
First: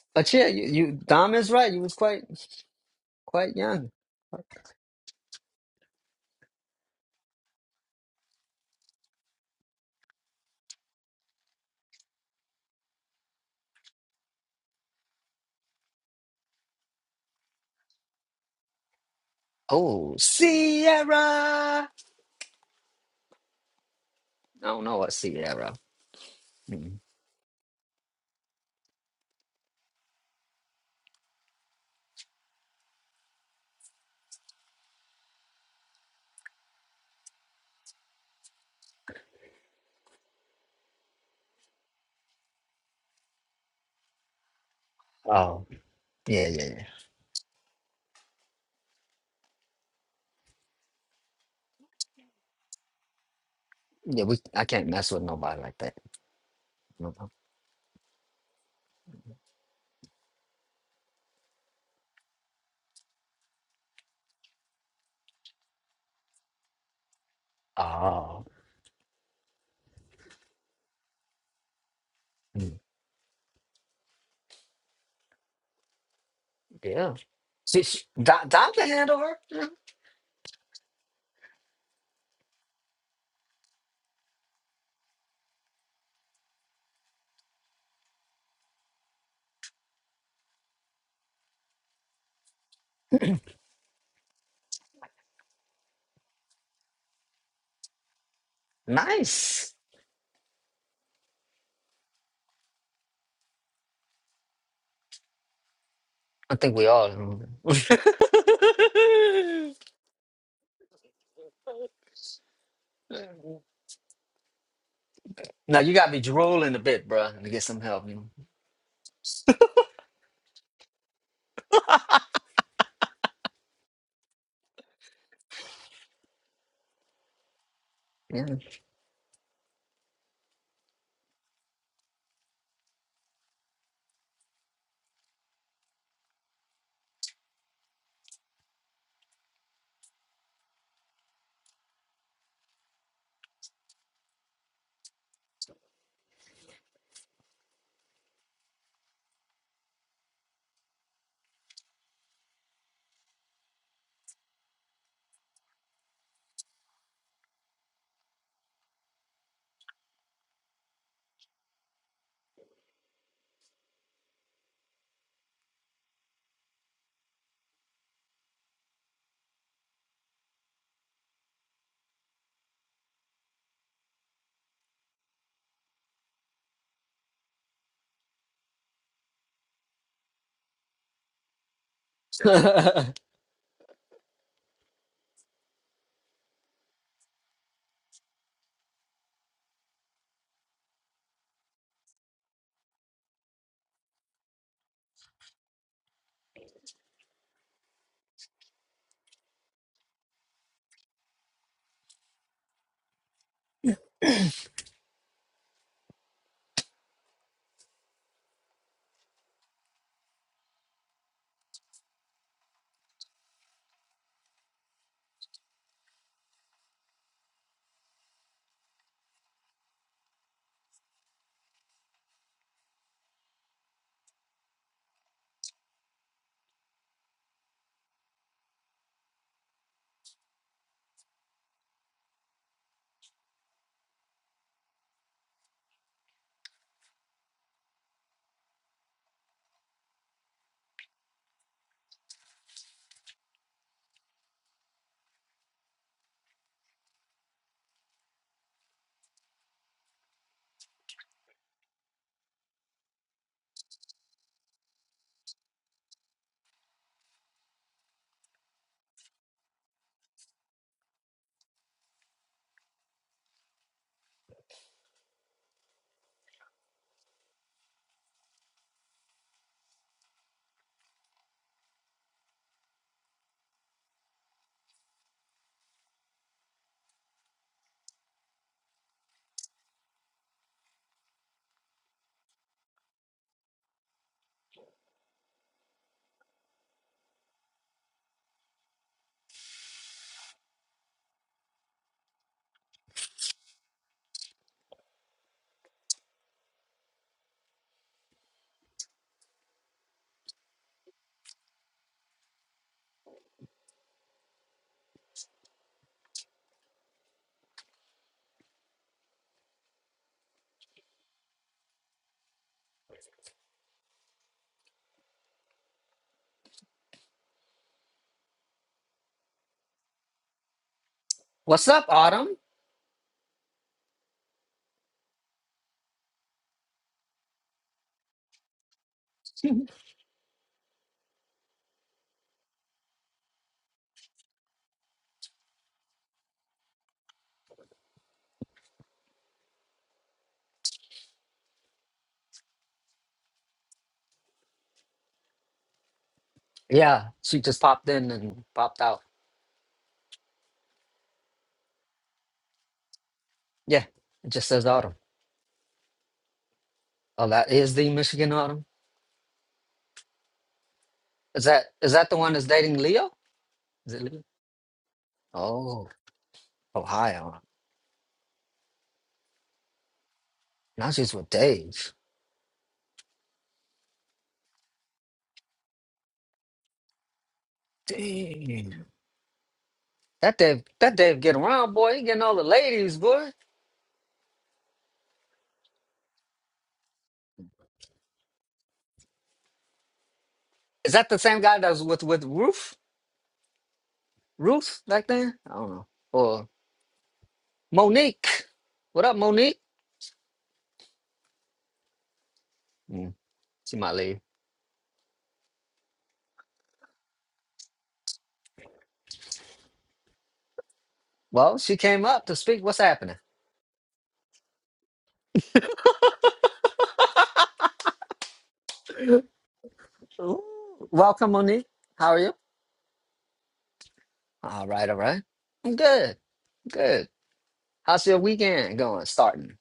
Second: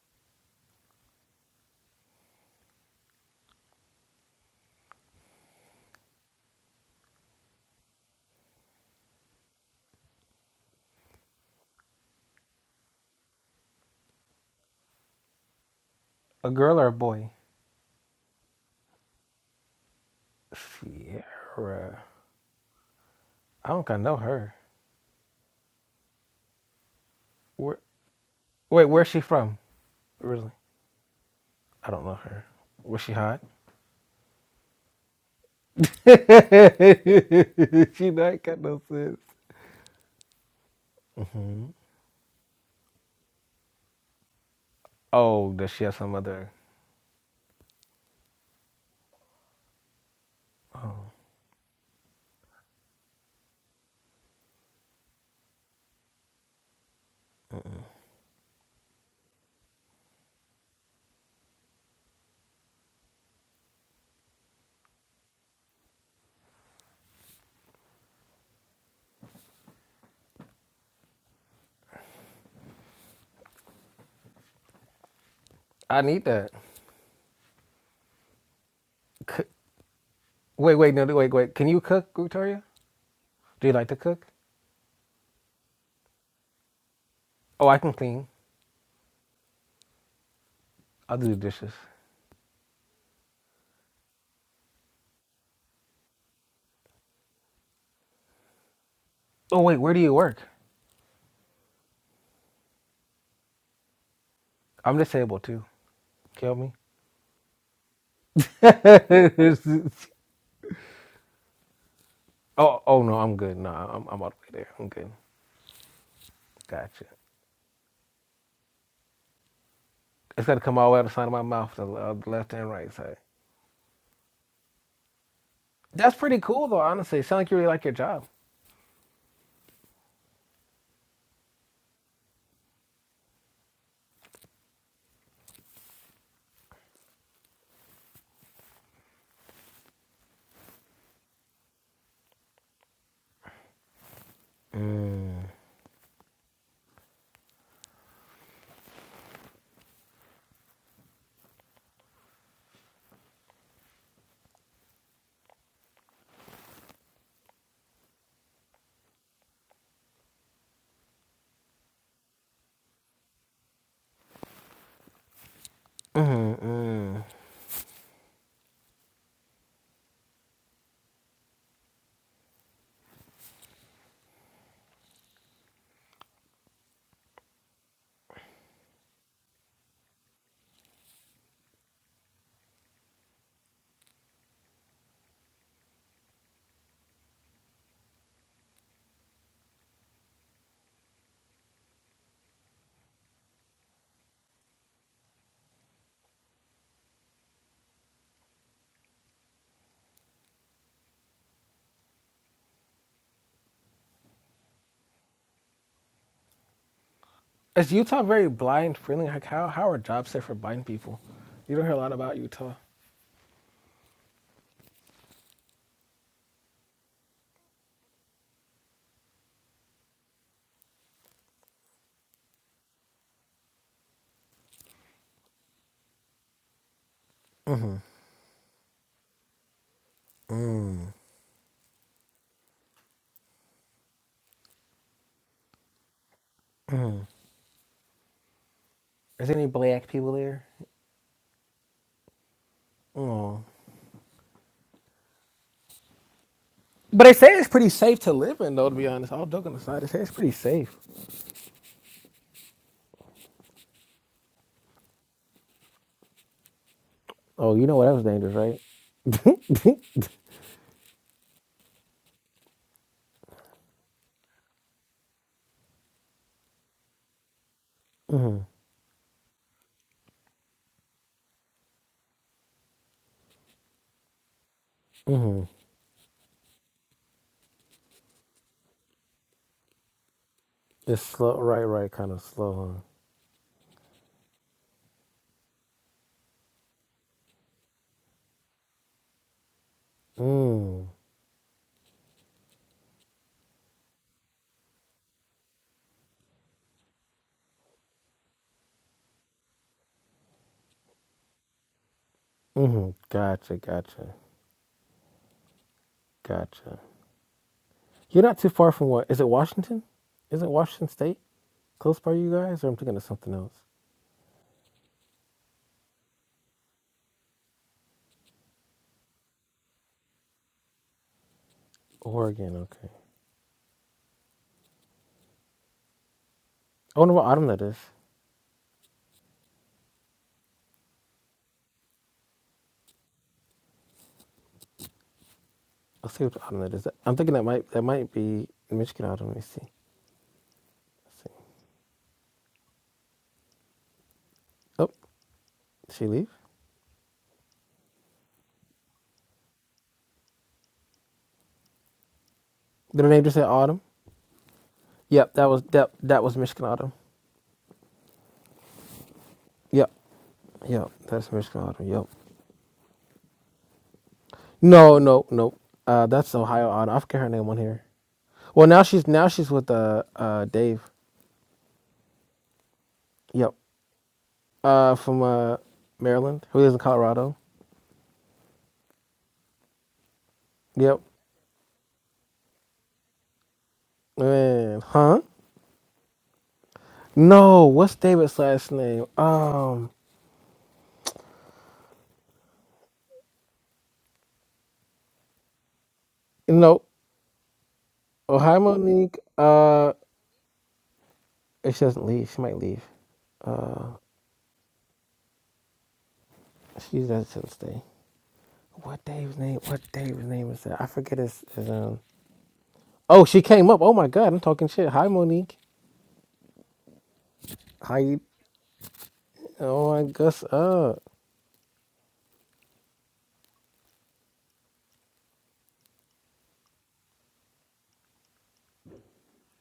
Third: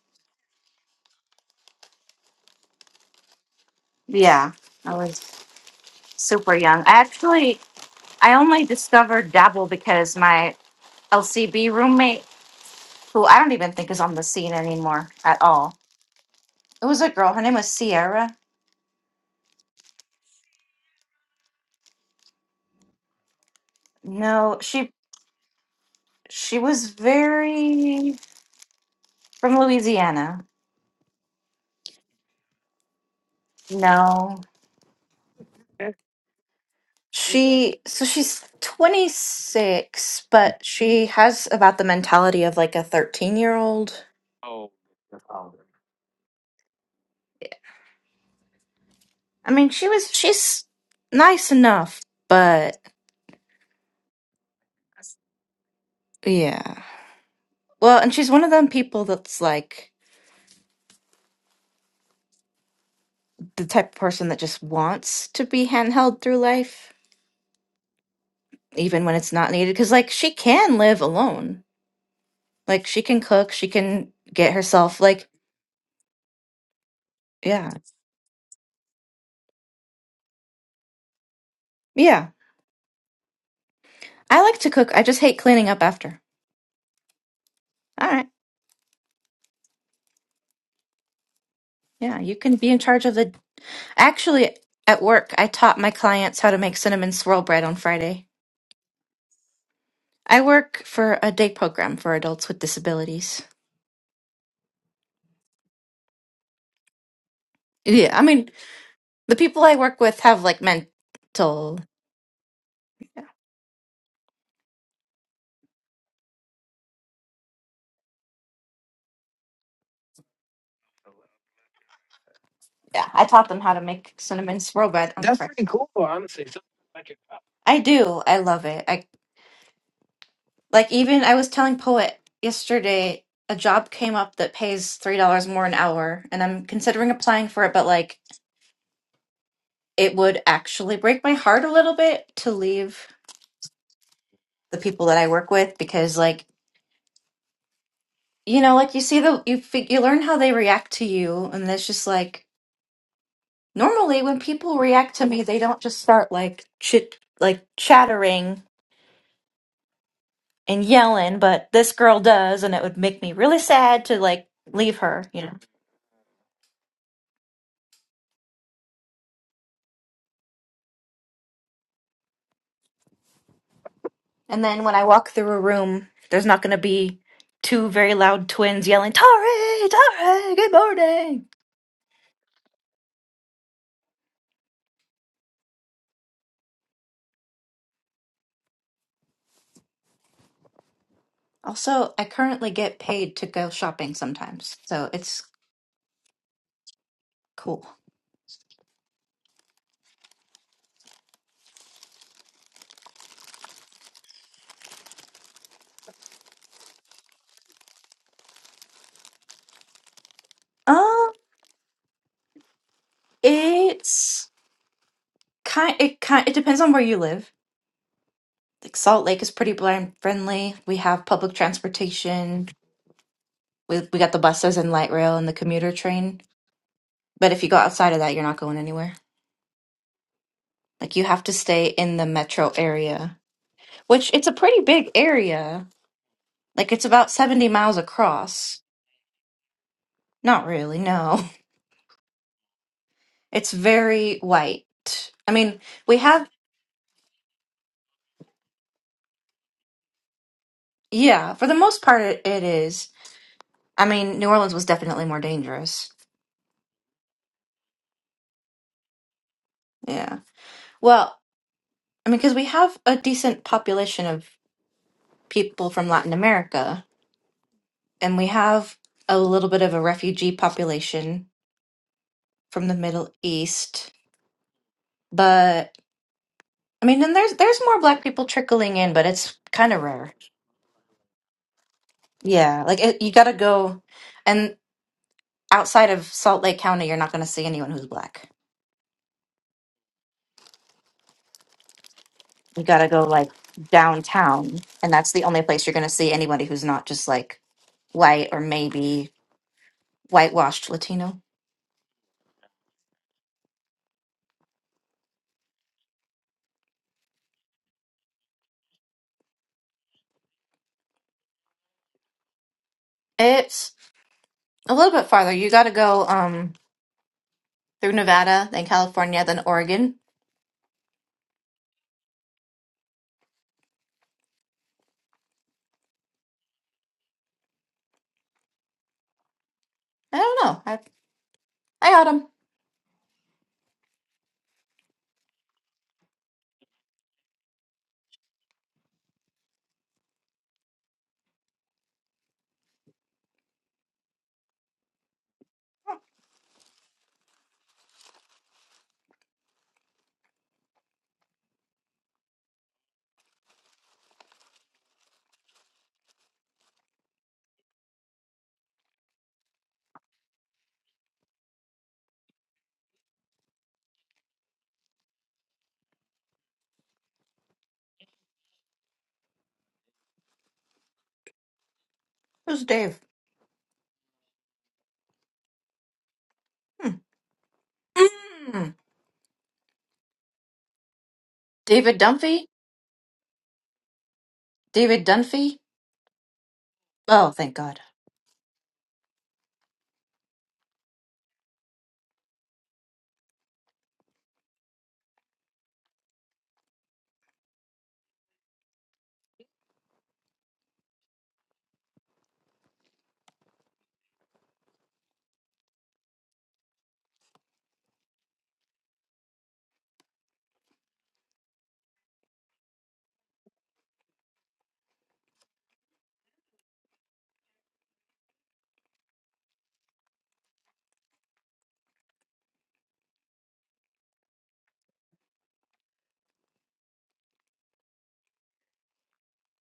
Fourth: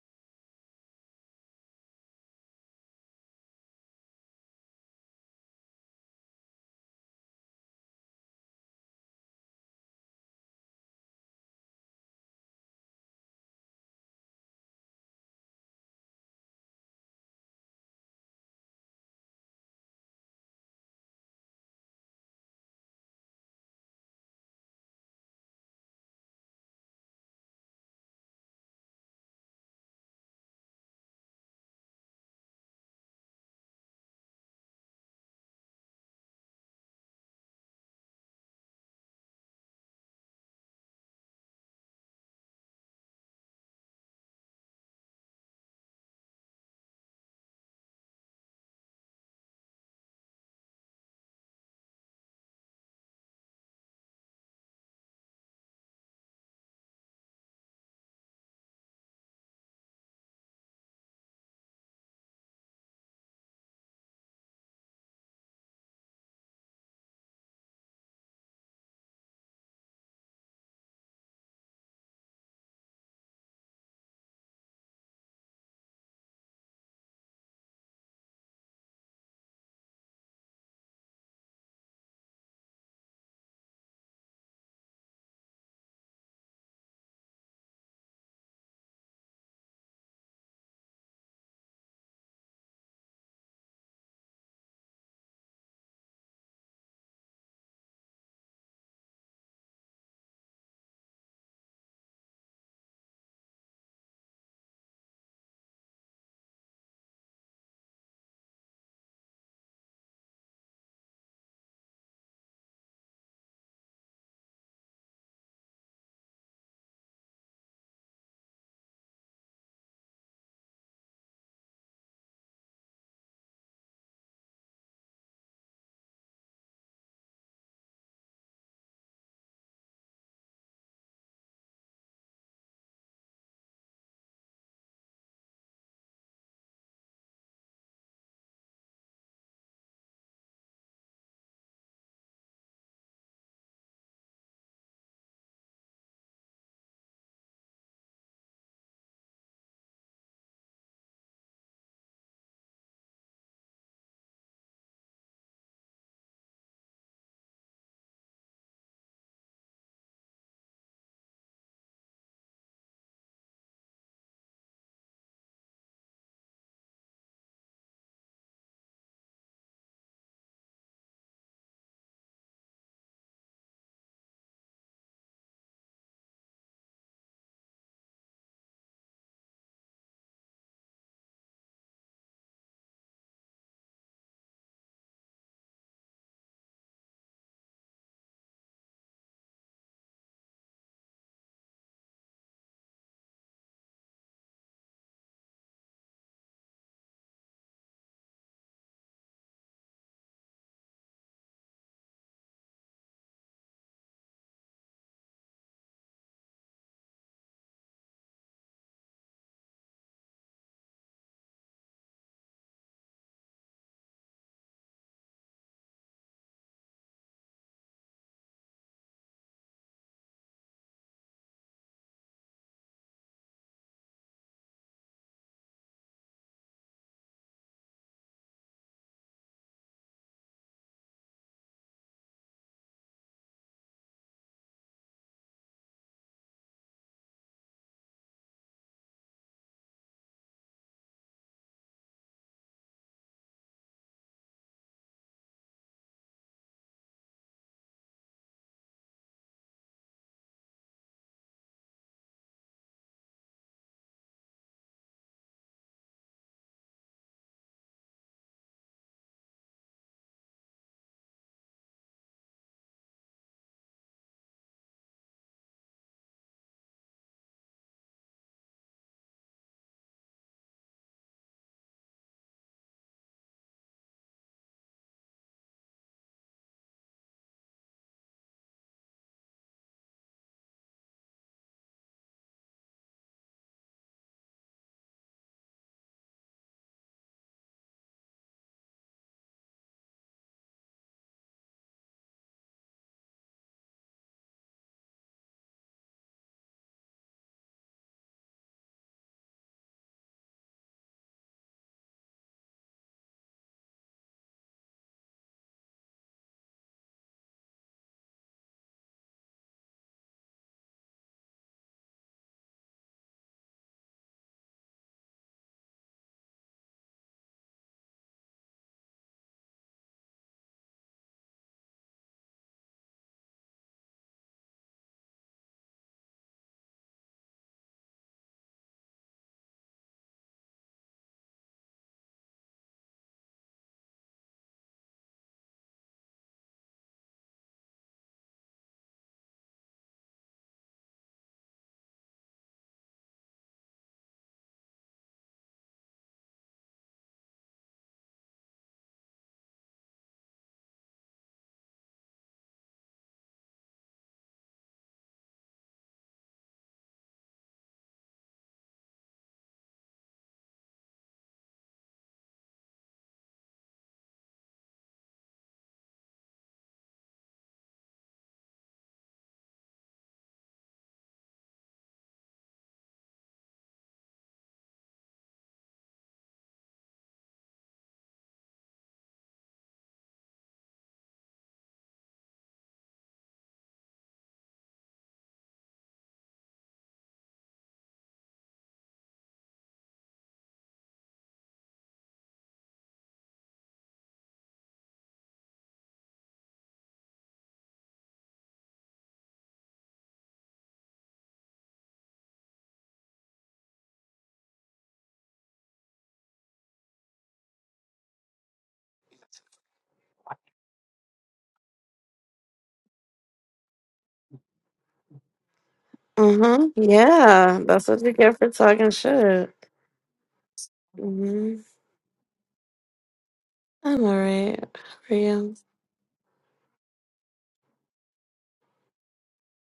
Speaker 2: but yeah, you, you Dom is right. You was quite quite young.
Speaker 1: Yeah. I was super young. I actually, I only discovered Dabble because my LCB roommate, who I don't even think is on the scene anymore at all.
Speaker 3: A girl
Speaker 1: It
Speaker 3: or a
Speaker 1: was a
Speaker 3: boy?
Speaker 1: girl. Her name was Sierra.
Speaker 2: Oh, Sierra. I
Speaker 3: Sierra. I don't kinda know her.
Speaker 1: No,
Speaker 2: don't
Speaker 1: she
Speaker 2: know what Sierra.
Speaker 1: she was
Speaker 2: Mm.
Speaker 3: Where,
Speaker 1: very
Speaker 3: wait, where's she
Speaker 1: from
Speaker 3: from?
Speaker 1: Louisiana.
Speaker 3: Really? I don't know her. Was she hot?
Speaker 1: No, she so
Speaker 3: she
Speaker 1: she's
Speaker 3: not got no sense.
Speaker 1: 26, but she has about the mentality of like a 13 year old
Speaker 3: Oh,
Speaker 2: Oh,
Speaker 3: does she have some
Speaker 2: yeah,
Speaker 3: other?
Speaker 2: yeah, yeah.
Speaker 1: I mean, she was she's nice enough, but
Speaker 2: Yeah, we I can't mess with nobody like that.
Speaker 1: yeah.
Speaker 2: No, no.
Speaker 1: Well, and she's one of them people that's like the type of person that just wants to be handheld through life,
Speaker 2: Oh,
Speaker 1: even when it's not needed. Because like she can live alone,
Speaker 2: mm,
Speaker 1: like she can cook, she can get herself like
Speaker 3: I need that.
Speaker 2: yeah.
Speaker 1: yeah,
Speaker 2: She, she, Dom, Dom can handle her.
Speaker 3: C-
Speaker 2: Yeah.
Speaker 3: wait, wait, no, wait, wait. Can you cook,
Speaker 1: yeah.
Speaker 3: Victoria? Do you like to cook?
Speaker 1: I like to cook. I just hate cleaning up after.
Speaker 3: Oh, I can
Speaker 1: All right,
Speaker 3: clean. I'll do the dishes.
Speaker 1: yeah, you can be in charge of the. Actually, at work, I taught my clients how to make cinnamon swirl bread on Friday.
Speaker 3: Oh,
Speaker 2: Nice.
Speaker 3: wait, where do you work?
Speaker 1: I work for a day program for adults with disabilities.
Speaker 3: I'm disabled too. Kill
Speaker 2: I
Speaker 3: me.
Speaker 2: think we all.
Speaker 3: Oh, oh no, I'm good. No, I'm, I'm all the way there. I'm good.
Speaker 2: Now you got me drooling a
Speaker 3: Gotcha.
Speaker 2: bit, bruh, Let me get some help. You
Speaker 3: It's got to come all the way out the side of my mouth, the, uh, the left and right side.
Speaker 1: make some good on the Friday. price.
Speaker 3: That's pretty cool, though. Honestly, it sounds like you really like your job.
Speaker 2: know?
Speaker 1: Like even I was telling Poet yesterday, a job came up that pays three dollars more an hour, and I'm considering applying for it. But like, it would actually break my heart a little bit to leave the people that I work with because, like, you know, like you see the you fig- you learn how they react to you, and it's just like normally when people react to me, they don't just start like chit like chattering and yelling, but this girl does, and it would make me really sad to like leave her, you know. And then when I walk through a room, there's not going to be two very loud twins yelling, Tari, Tari, good morning.
Speaker 2: Yeah.
Speaker 1: Also, I currently get paid to go shopping sometimes, so it's cool.
Speaker 3: Is Utah very blind friendly? Like, how how are jobs set for blind people?
Speaker 1: Um,
Speaker 3: You don't hear a lot about Utah.
Speaker 1: it's kind it kind it depends on where you live. Like Salt Lake is pretty blind friendly. We have public transportation. We we got the buses and light rail and the commuter train. But if you go outside of that, you're not going anywhere. Like you have to stay in the metro area, which it's a pretty big area Like it's about 70 miles across.
Speaker 3: Is there any black people there?
Speaker 1: Not really, no.
Speaker 3: Oh,
Speaker 1: It's very white. I mean, we have,
Speaker 3: but they say it's pretty safe to live in, though. To be honest, all joking aside, they say it's pretty safe.
Speaker 1: yeah, for the most part, it, it is. I mean, New Orleans was definitely more dangerous.
Speaker 3: Oh, you know what? That was dangerous, right?
Speaker 1: Yeah. Well, I mean, because we have a decent population of people from Latin America, and we have a little bit of a refugee population from the Middle East. But I mean, and there's there's more black people trickling in, but it's kind of rare.
Speaker 3: it's slow, right, right, kind of
Speaker 1: Yeah,
Speaker 3: slow.
Speaker 1: like
Speaker 3: Huh?
Speaker 1: it, you got to go. and. outside of Salt Lake County, you're not going to see anyone who's black.
Speaker 3: Mm,
Speaker 1: You got to go like downtown, and that's the only place you're going to see anybody who's not just like white or maybe whitewashed Latino.
Speaker 3: mm, gotcha, gotcha, gotcha. You're not too far from what? Is it Washington? is it Washington State close by you guys? Or I'm thinking of something else.
Speaker 1: It's a little bit farther. You got to go um through Nevada, then California, then Oregon.
Speaker 2: What's up, Autumn?
Speaker 3: Oregon, okay. I wonder what autumn that is.
Speaker 1: I don't know. I I got him.
Speaker 3: I'll see what autumn that is. I'm thinking that might that might be Michigan autumn. Let me see. Let's see. Oh, did she leave?
Speaker 2: Yeah, she just popped in and popped out.
Speaker 3: Did her name just say autumn?
Speaker 2: Yeah, it just says Autumn.
Speaker 3: Yep, that was that that was Michigan autumn.
Speaker 2: Oh, that is the Michigan Autumn.
Speaker 3: Yep, yep, that's
Speaker 2: Is
Speaker 3: Michigan
Speaker 2: that
Speaker 3: autumn.
Speaker 2: is
Speaker 3: Yep.
Speaker 2: that the one that's dating Leo? Is it Leo?
Speaker 3: No, no, no.
Speaker 2: Oh,
Speaker 3: Uh, that's Ohio autumn. I forget her
Speaker 2: Ohio.
Speaker 3: name on here. Well, now she's now she's with uh, uh Dave.
Speaker 2: Now she's with Dave.
Speaker 1: Who's Dave?
Speaker 3: Yep. uh, from uh, Maryland who lives in
Speaker 1: Hmm.
Speaker 3: Colorado.
Speaker 1: Mm.
Speaker 2: Dang. That Dave, that
Speaker 3: Yep.
Speaker 2: Dave getting around, boy.
Speaker 1: David
Speaker 2: He getting all the
Speaker 1: Dunphy?
Speaker 2: ladies, boy.
Speaker 3: Man,
Speaker 1: David
Speaker 3: huh?
Speaker 1: Dunphy? Oh, thank
Speaker 3: No,
Speaker 1: God.
Speaker 3: what's David's last name? Um,
Speaker 2: Is that the same guy that was with with Ruth? Ruth back then? I don't know. Or
Speaker 3: no. Oh,
Speaker 2: Monique.
Speaker 3: hi,
Speaker 2: What up,
Speaker 3: Monique.
Speaker 2: Monique?
Speaker 3: Uh, if she doesn't leave, she might leave.
Speaker 2: Mm, she
Speaker 3: Uh,
Speaker 2: might leave.
Speaker 3: she's she doesn't stay. What Dave's name? What Dave's name is that? I forget his,
Speaker 2: Well,
Speaker 3: his
Speaker 2: she
Speaker 3: um.
Speaker 2: came up to speak. What's happening?
Speaker 3: Oh, she came up. Oh my God, I'm talking shit. Hi, Monique.
Speaker 4: Mm-hmm. Yeah, that's
Speaker 3: How
Speaker 4: what you
Speaker 3: you?
Speaker 4: get for talking shit.
Speaker 3: Oh, I guess
Speaker 2: Ooh,
Speaker 3: uh,
Speaker 2: welcome,
Speaker 4: hmm
Speaker 2: Monique. How are you?
Speaker 4: I'm alright.
Speaker 2: All right, all
Speaker 4: How are
Speaker 2: right.
Speaker 4: you?
Speaker 2: I'm good. Good. How's your weekend going? Starting.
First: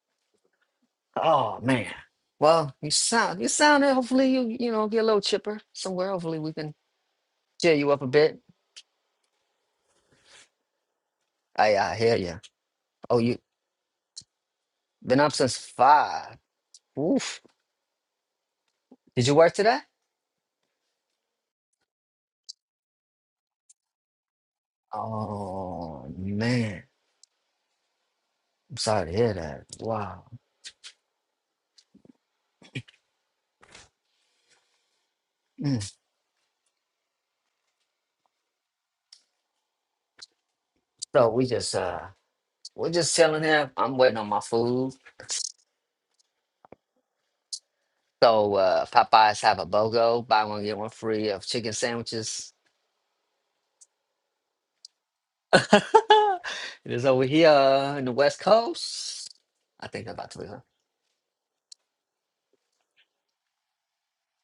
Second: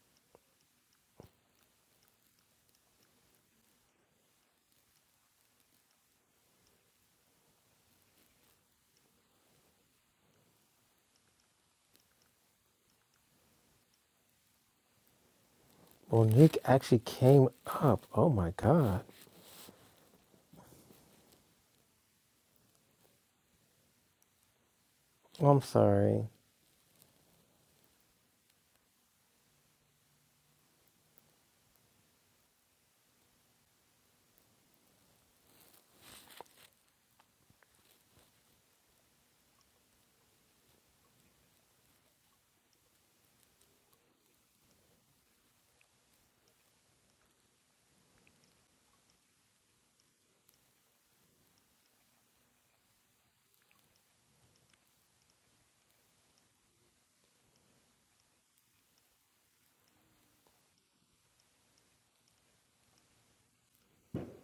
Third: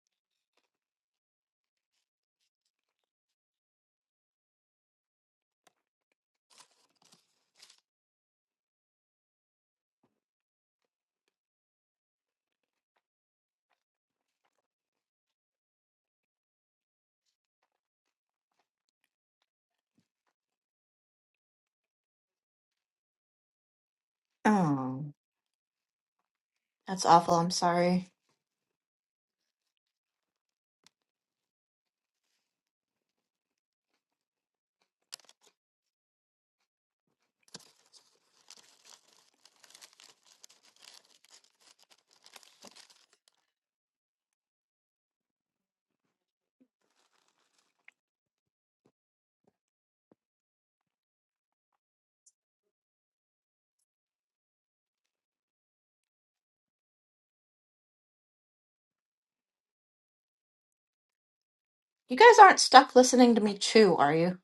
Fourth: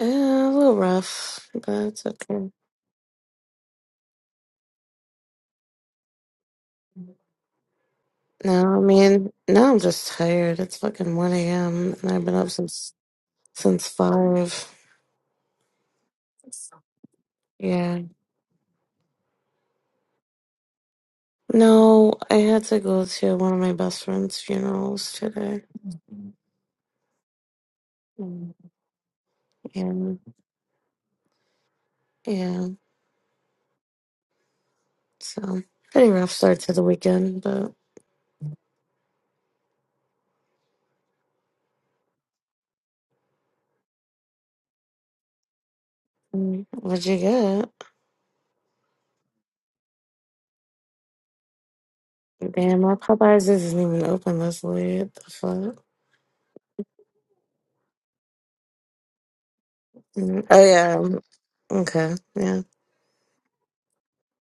Speaker 4: Yeah, a little rough,
Speaker 2: Oh
Speaker 4: but
Speaker 2: man.
Speaker 4: it's okay.
Speaker 2: Well, you sound you sound. Hopefully, you you know get a little chipper somewhere. Hopefully, we can cheer you up a bit.
Speaker 4: No, I mean, now I'm just tired. It's fucking 1
Speaker 2: I
Speaker 4: a.m.
Speaker 2: I
Speaker 4: and
Speaker 2: hear
Speaker 4: I've been
Speaker 2: you.
Speaker 4: up since
Speaker 2: Oh, you
Speaker 4: since 5.
Speaker 2: been up since five.
Speaker 3: Monique actually
Speaker 2: Oof.
Speaker 3: came
Speaker 4: Yeah.
Speaker 3: up. Oh my God.
Speaker 2: Did you work today?
Speaker 4: No, I had to go to one of my best friend's
Speaker 1: Oh,
Speaker 4: funerals
Speaker 3: I'm
Speaker 4: today.
Speaker 2: Oh
Speaker 3: sorry.
Speaker 2: man.
Speaker 1: that's awful. I'm sorry.
Speaker 4: Mm,
Speaker 2: I'm sorry to hear that.
Speaker 4: And
Speaker 2: Wow.
Speaker 4: yeah, so
Speaker 2: Mm.
Speaker 4: pretty rough start to the weekend, but
Speaker 2: So we just uh we're just chilling here. I'm waiting on my food.
Speaker 4: mm, what'd you get?
Speaker 2: So uh, Popeyes have a BOGO, buy one get one free of chicken sandwiches.
Speaker 4: Damn, my Popeyes isn't even open this late. The
Speaker 2: it
Speaker 4: fuck?
Speaker 2: is over here in the West Coast. I think they're about to be
Speaker 4: Mm,
Speaker 2: here.
Speaker 4: Oh yeah. um, Okay.
Speaker 1: You guys aren't
Speaker 4: Yeah.
Speaker 1: stuck listening to me chew, are you?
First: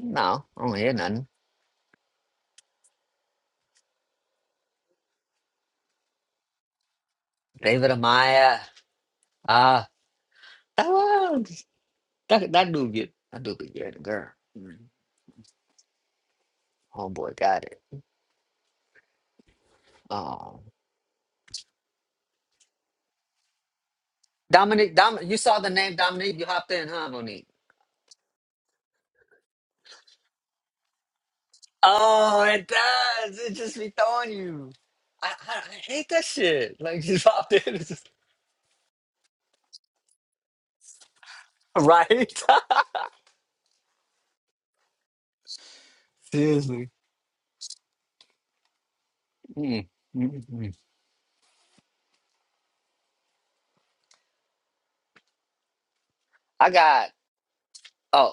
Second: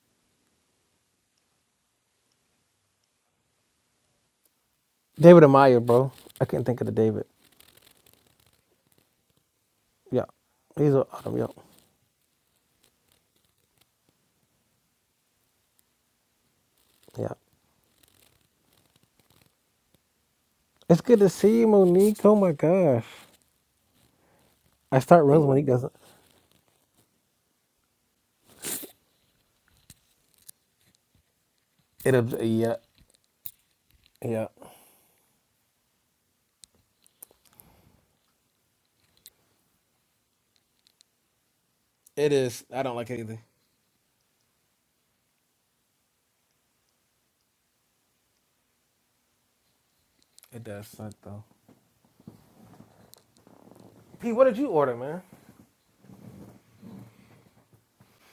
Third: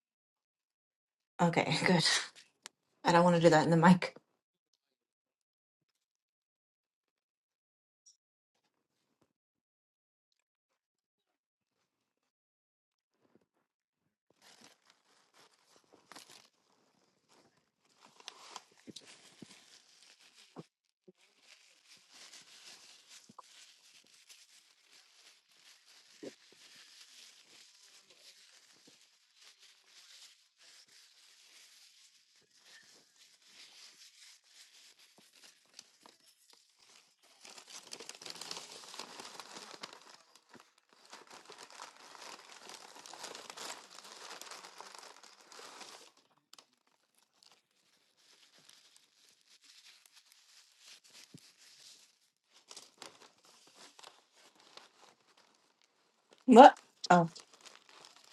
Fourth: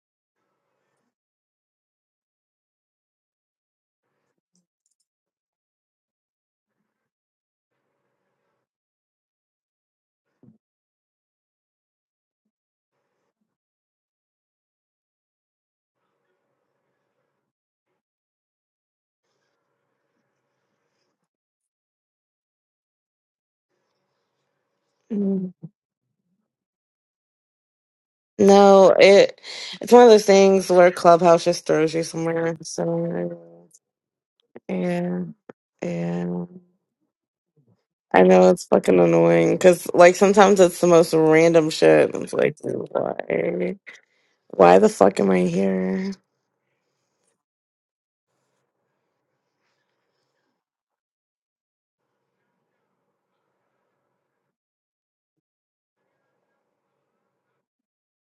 Speaker 2: No, I don't hear nothing.
Speaker 1: Okay, good. I don't want to do that in the mic.
Speaker 3: David Amaya, bro. I couldn't think of the David.
Speaker 2: David Amaya. Ah,
Speaker 3: Yeah.
Speaker 2: that,
Speaker 3: He's a Autumn.
Speaker 2: one-
Speaker 3: Yeah.
Speaker 2: that that dude get that dude be getting girl. Mm,
Speaker 3: Yeah.
Speaker 2: Homeboy got it. Oh,
Speaker 3: It's good to see you, Monique. Oh my gosh.
Speaker 2: Dominique,
Speaker 3: I
Speaker 2: Dom,
Speaker 3: start
Speaker 2: you
Speaker 3: runs
Speaker 4: Mm.
Speaker 2: saw
Speaker 3: Monique
Speaker 2: the
Speaker 3: doesn't.
Speaker 2: name Dominique. You hopped in, huh, Monique?
Speaker 4: No, it it's one of those things where Clubhouse just throws you
Speaker 3: It'll
Speaker 2: Oh,
Speaker 4: somewhere.
Speaker 2: it
Speaker 3: yeah.
Speaker 2: does. It
Speaker 4: So
Speaker 2: just be throwing
Speaker 3: Yeah.
Speaker 2: you.
Speaker 4: yeah,
Speaker 2: I, I, I hate that
Speaker 4: yeah.
Speaker 2: shit. Like just popped in. It's just-
Speaker 4: I know it's fucking annoying because like sometimes it's the most random shit.
Speaker 3: It
Speaker 4: It's
Speaker 2: Right.
Speaker 4: like
Speaker 3: is. I don't like it either.
Speaker 4: why? Why the fuck am I here?
Speaker 2: Seriously. Mm, mm,
Speaker 3: It
Speaker 2: mm.
Speaker 3: does suck though. P, what did you order, man?
Speaker 2: I
Speaker 1: What?
Speaker 2: got
Speaker 1: Oh,
Speaker 2: oh,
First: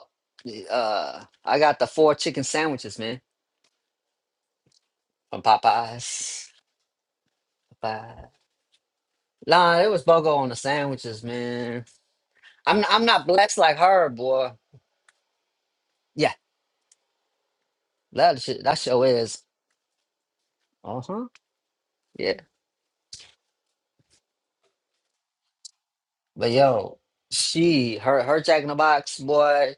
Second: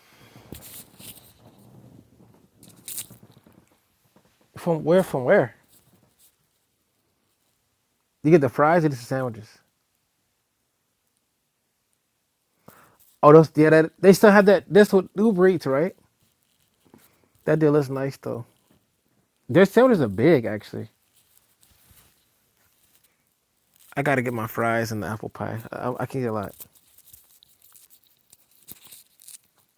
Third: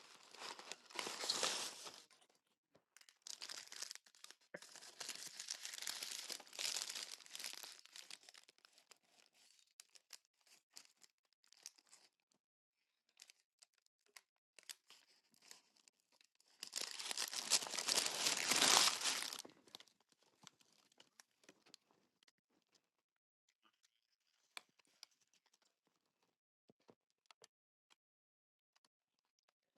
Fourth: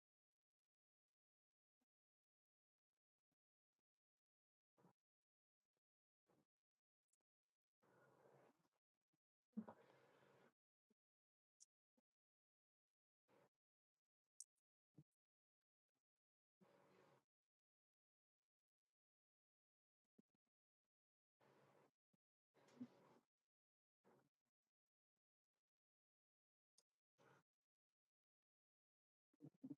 Speaker 2: uh, I got the four chicken sandwiches, man,
Speaker 3: From where? From
Speaker 2: from
Speaker 3: where?
Speaker 2: Popeyes. Popeyes.
Speaker 3: You get the fries or just the sandwiches?
Speaker 2: Nah, it was bogo on the sandwiches, man. I'm I'm not
Speaker 3: Oh, those
Speaker 2: blessed
Speaker 3: yeah,
Speaker 2: like
Speaker 3: that
Speaker 2: her,
Speaker 3: they still have
Speaker 2: boy.
Speaker 3: that. That's what Uber Eats, right?
Speaker 2: Yeah,
Speaker 3: That deal is nice
Speaker 2: that
Speaker 3: though.
Speaker 2: shit, that show is.
Speaker 3: Their sandwiches are big, actually.
Speaker 2: Uh huh. Yeah,
Speaker 3: I gotta get my fries and the apple pie. I, I can get a
Speaker 2: but
Speaker 3: lot.
Speaker 2: yo, she her her Jack in the Box, boy.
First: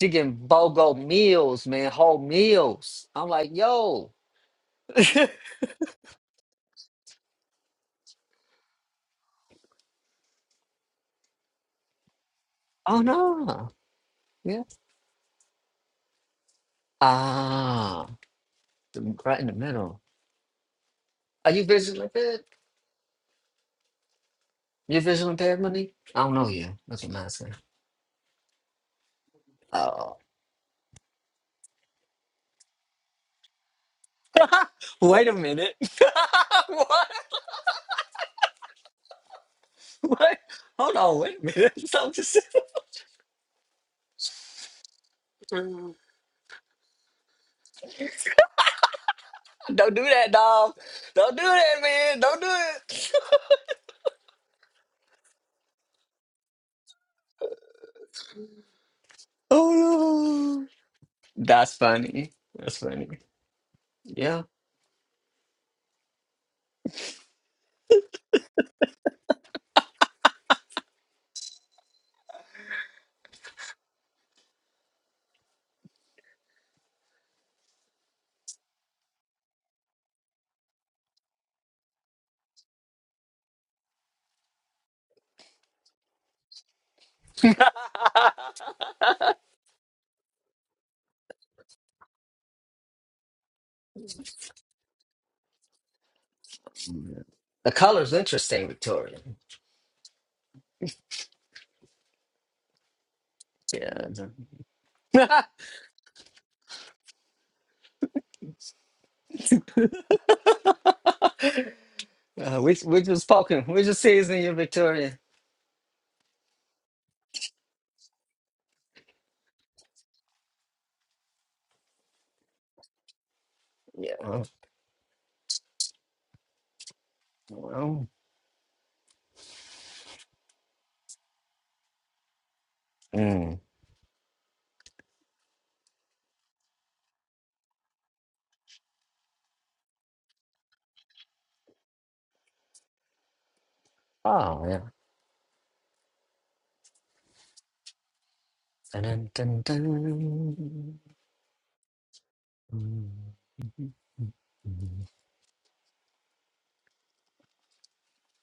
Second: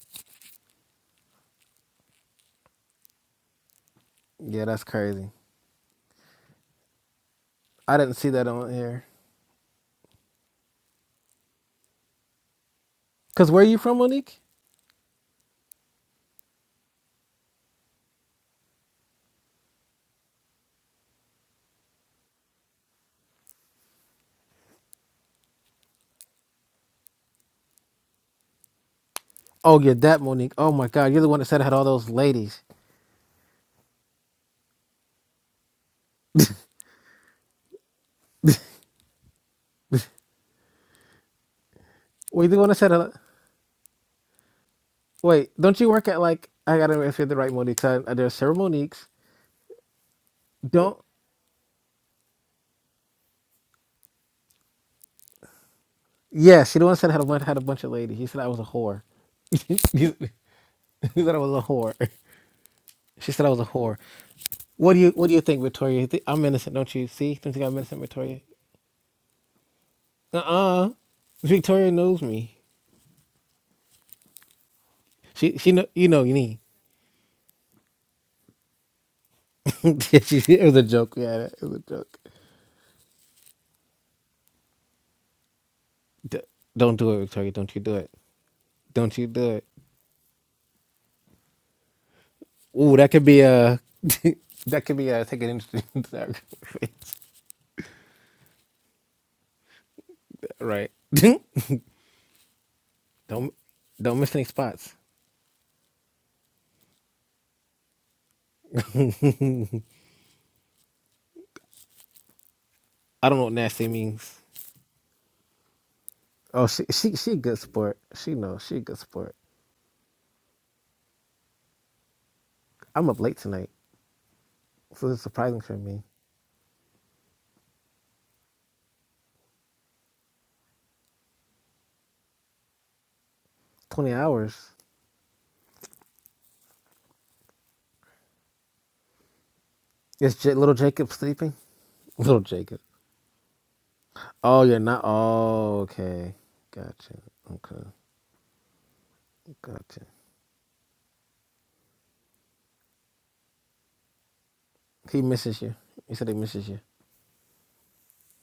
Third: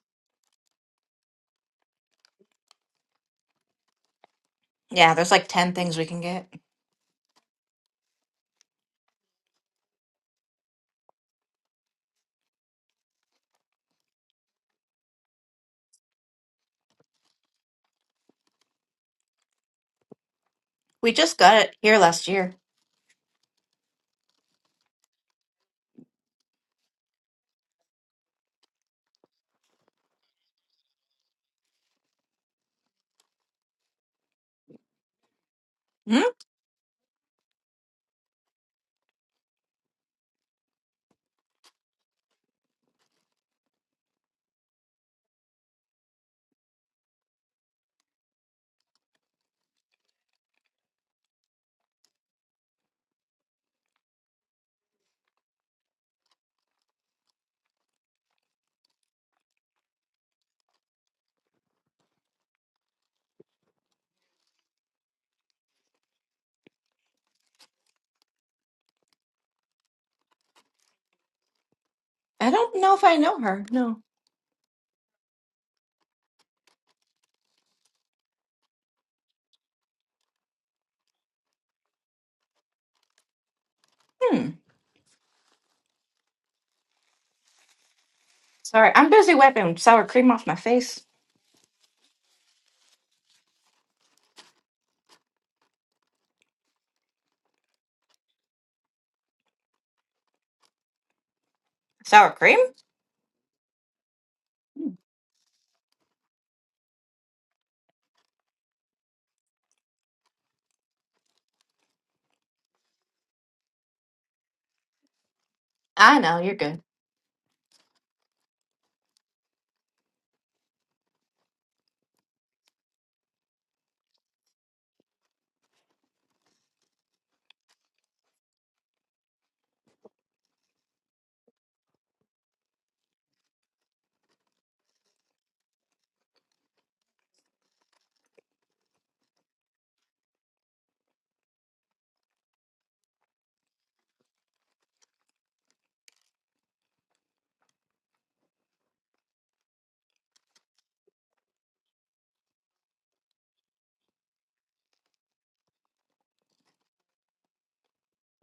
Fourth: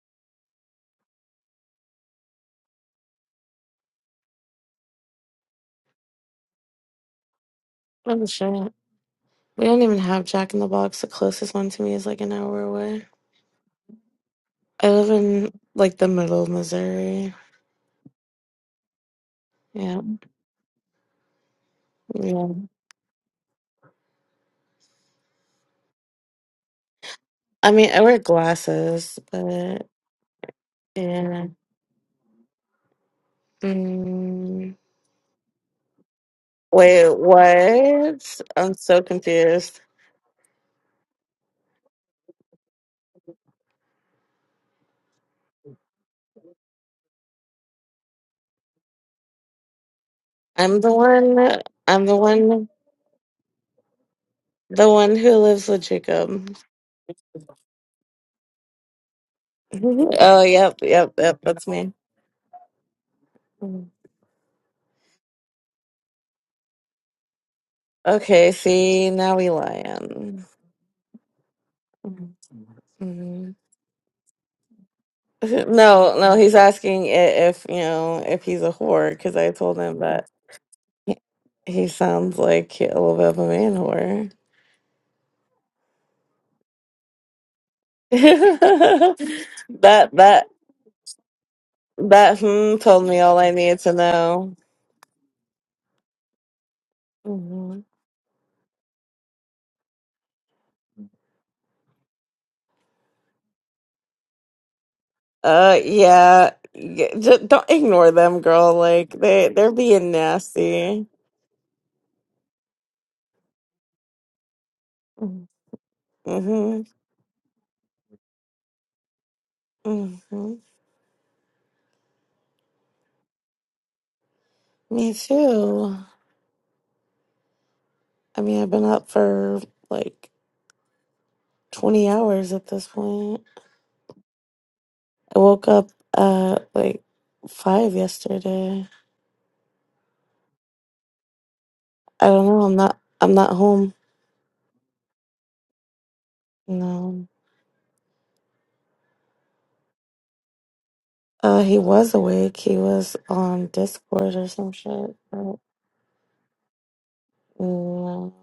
Speaker 2: She getting bogo meals, man, whole meals. I'm like, yo,
Speaker 3: Yeah, that's
Speaker 1: yeah.
Speaker 3: crazy.
Speaker 1: There's like ten things we can get.
Speaker 3: I didn't
Speaker 4: Oh
Speaker 3: see that
Speaker 4: shit.
Speaker 3: on here.
Speaker 4: We don't even have Jack in the Box. The closest one to me is like an hour
Speaker 2: oh
Speaker 4: away.
Speaker 3: Cause where are
Speaker 2: no,
Speaker 3: you from, Monique?
Speaker 2: yeah,
Speaker 4: I live in like the middle of Missouri.
Speaker 2: ah, right in the
Speaker 4: Yeah.
Speaker 2: middle.
Speaker 1: We just
Speaker 2: Are
Speaker 1: got
Speaker 2: you
Speaker 1: it here
Speaker 2: visually
Speaker 1: last
Speaker 2: impaired?
Speaker 4: Yeah.
Speaker 1: year.
Speaker 2: You visually impaired, money? I don't know you. That's what I'm asking.
Speaker 4: I mean, I wear glasses,
Speaker 3: Oh,
Speaker 4: but
Speaker 3: you're
Speaker 2: Oh.
Speaker 3: that Monique. Oh my God, you're the one that
Speaker 4: yeah.
Speaker 3: said I had all those ladies.
Speaker 4: Mm.
Speaker 2: wait a minute.
Speaker 1: Hmm?
Speaker 2: what?
Speaker 4: Wait, what? I'm so confused.
Speaker 2: What? Hold on. Wait a minute. So I'm just,
Speaker 3: Wait, the one that said, uh, wait, don't you work at like I gotta remember if you're the right Monique. I, there's several Moniques.
Speaker 2: don't do that, dog.
Speaker 4: I'm the
Speaker 3: Don't.
Speaker 2: Don't do
Speaker 4: one.
Speaker 2: that,
Speaker 4: I'm the
Speaker 2: man. Don't do
Speaker 4: one.
Speaker 2: it.
Speaker 4: The one who lives with Jacob.
Speaker 3: Yeah, she the one that said I had a bunch, had a bunch of ladies. He said I was a whore. you,
Speaker 4: oh,
Speaker 3: you
Speaker 2: Oh no.
Speaker 4: yep, yep,
Speaker 3: said
Speaker 4: yep.
Speaker 3: I was
Speaker 4: That's
Speaker 3: a
Speaker 2: That's
Speaker 4: me.
Speaker 3: whore.
Speaker 2: funny. That's funny.
Speaker 3: She said I was a
Speaker 4: Mm.
Speaker 3: whore.
Speaker 2: Yeah.
Speaker 3: What do you What do you think, Victoria? You thi- I'm innocent, don't you? See, don't you think I'm innocent, Victoria?
Speaker 4: Okay. See, now we
Speaker 3: Uh
Speaker 4: lying.
Speaker 3: uh Victoria knows
Speaker 1: I
Speaker 3: me.
Speaker 1: don't know if I know
Speaker 4: Mhm.
Speaker 1: her. No.
Speaker 3: She she know you
Speaker 4: No,
Speaker 3: know you
Speaker 4: no. He's
Speaker 3: need.
Speaker 4: asking i- if you know if he's a whore because I told him that
Speaker 3: it was a joke.
Speaker 4: he
Speaker 3: Yeah, it was a
Speaker 4: he
Speaker 3: joke.
Speaker 4: sounds like a little bit of a man whore.
Speaker 1: Hmm.
Speaker 3: D- don't do it, Victoria. Don't you do it.
Speaker 1: Sorry, I'm
Speaker 3: Don't
Speaker 4: that
Speaker 3: you
Speaker 1: busy
Speaker 3: do it.
Speaker 1: wiping sour cream
Speaker 4: that
Speaker 1: off my face.
Speaker 4: that hmm
Speaker 3: Ooh,
Speaker 4: told
Speaker 3: that
Speaker 4: me
Speaker 3: could
Speaker 4: all
Speaker 3: be
Speaker 4: I needed
Speaker 3: a.
Speaker 4: to know.
Speaker 3: that could be a take an interesting dark face.
Speaker 2: the
Speaker 4: Mhm.
Speaker 2: color's interesting, Victoria.
Speaker 3: Right.
Speaker 1: Sour cream?
Speaker 3: don't
Speaker 2: Yeah.
Speaker 3: don't miss any spots.
Speaker 4: Uh, yeah, just don't ignore them, girl. Like they they're being nasty.
Speaker 2: uh, which which was
Speaker 3: I don't know what
Speaker 2: poking? Which
Speaker 3: nasty
Speaker 2: was
Speaker 3: means.
Speaker 2: seasoning you, Victoria?
Speaker 4: Mm-hmm.
Speaker 1: I know you're
Speaker 3: Oh,
Speaker 1: good.
Speaker 3: she she she good sport. She knows she good sport.
Speaker 4: Mm-hmm.
Speaker 3: I'm up late tonight,
Speaker 2: Yeah.
Speaker 3: so
Speaker 4: Me
Speaker 3: it's surprising for
Speaker 4: too.
Speaker 3: me.
Speaker 2: Well,
Speaker 4: I mean, I've been up for like twenty hours at this point.
Speaker 2: Mm.
Speaker 3: Twenty hours.
Speaker 4: I woke up uh like five yesterday.
Speaker 3: Is J- little Jacob sleeping?
Speaker 4: I
Speaker 3: Little
Speaker 4: don't know. I'm
Speaker 3: Jacob.
Speaker 4: not. I'm not home.
Speaker 3: Oh,
Speaker 2: Oh,
Speaker 3: you're
Speaker 2: yeah.
Speaker 3: not. Oh, okay. Gotcha.
Speaker 4: No.
Speaker 3: Okay.
Speaker 2: Dun, dun,
Speaker 3: Gotcha.
Speaker 2: dun,
Speaker 4: Uh, he was awake. He was on Discord or some shit.
Speaker 3: He
Speaker 4: Mm,
Speaker 3: misses you. He said he misses you.
Speaker 4: No.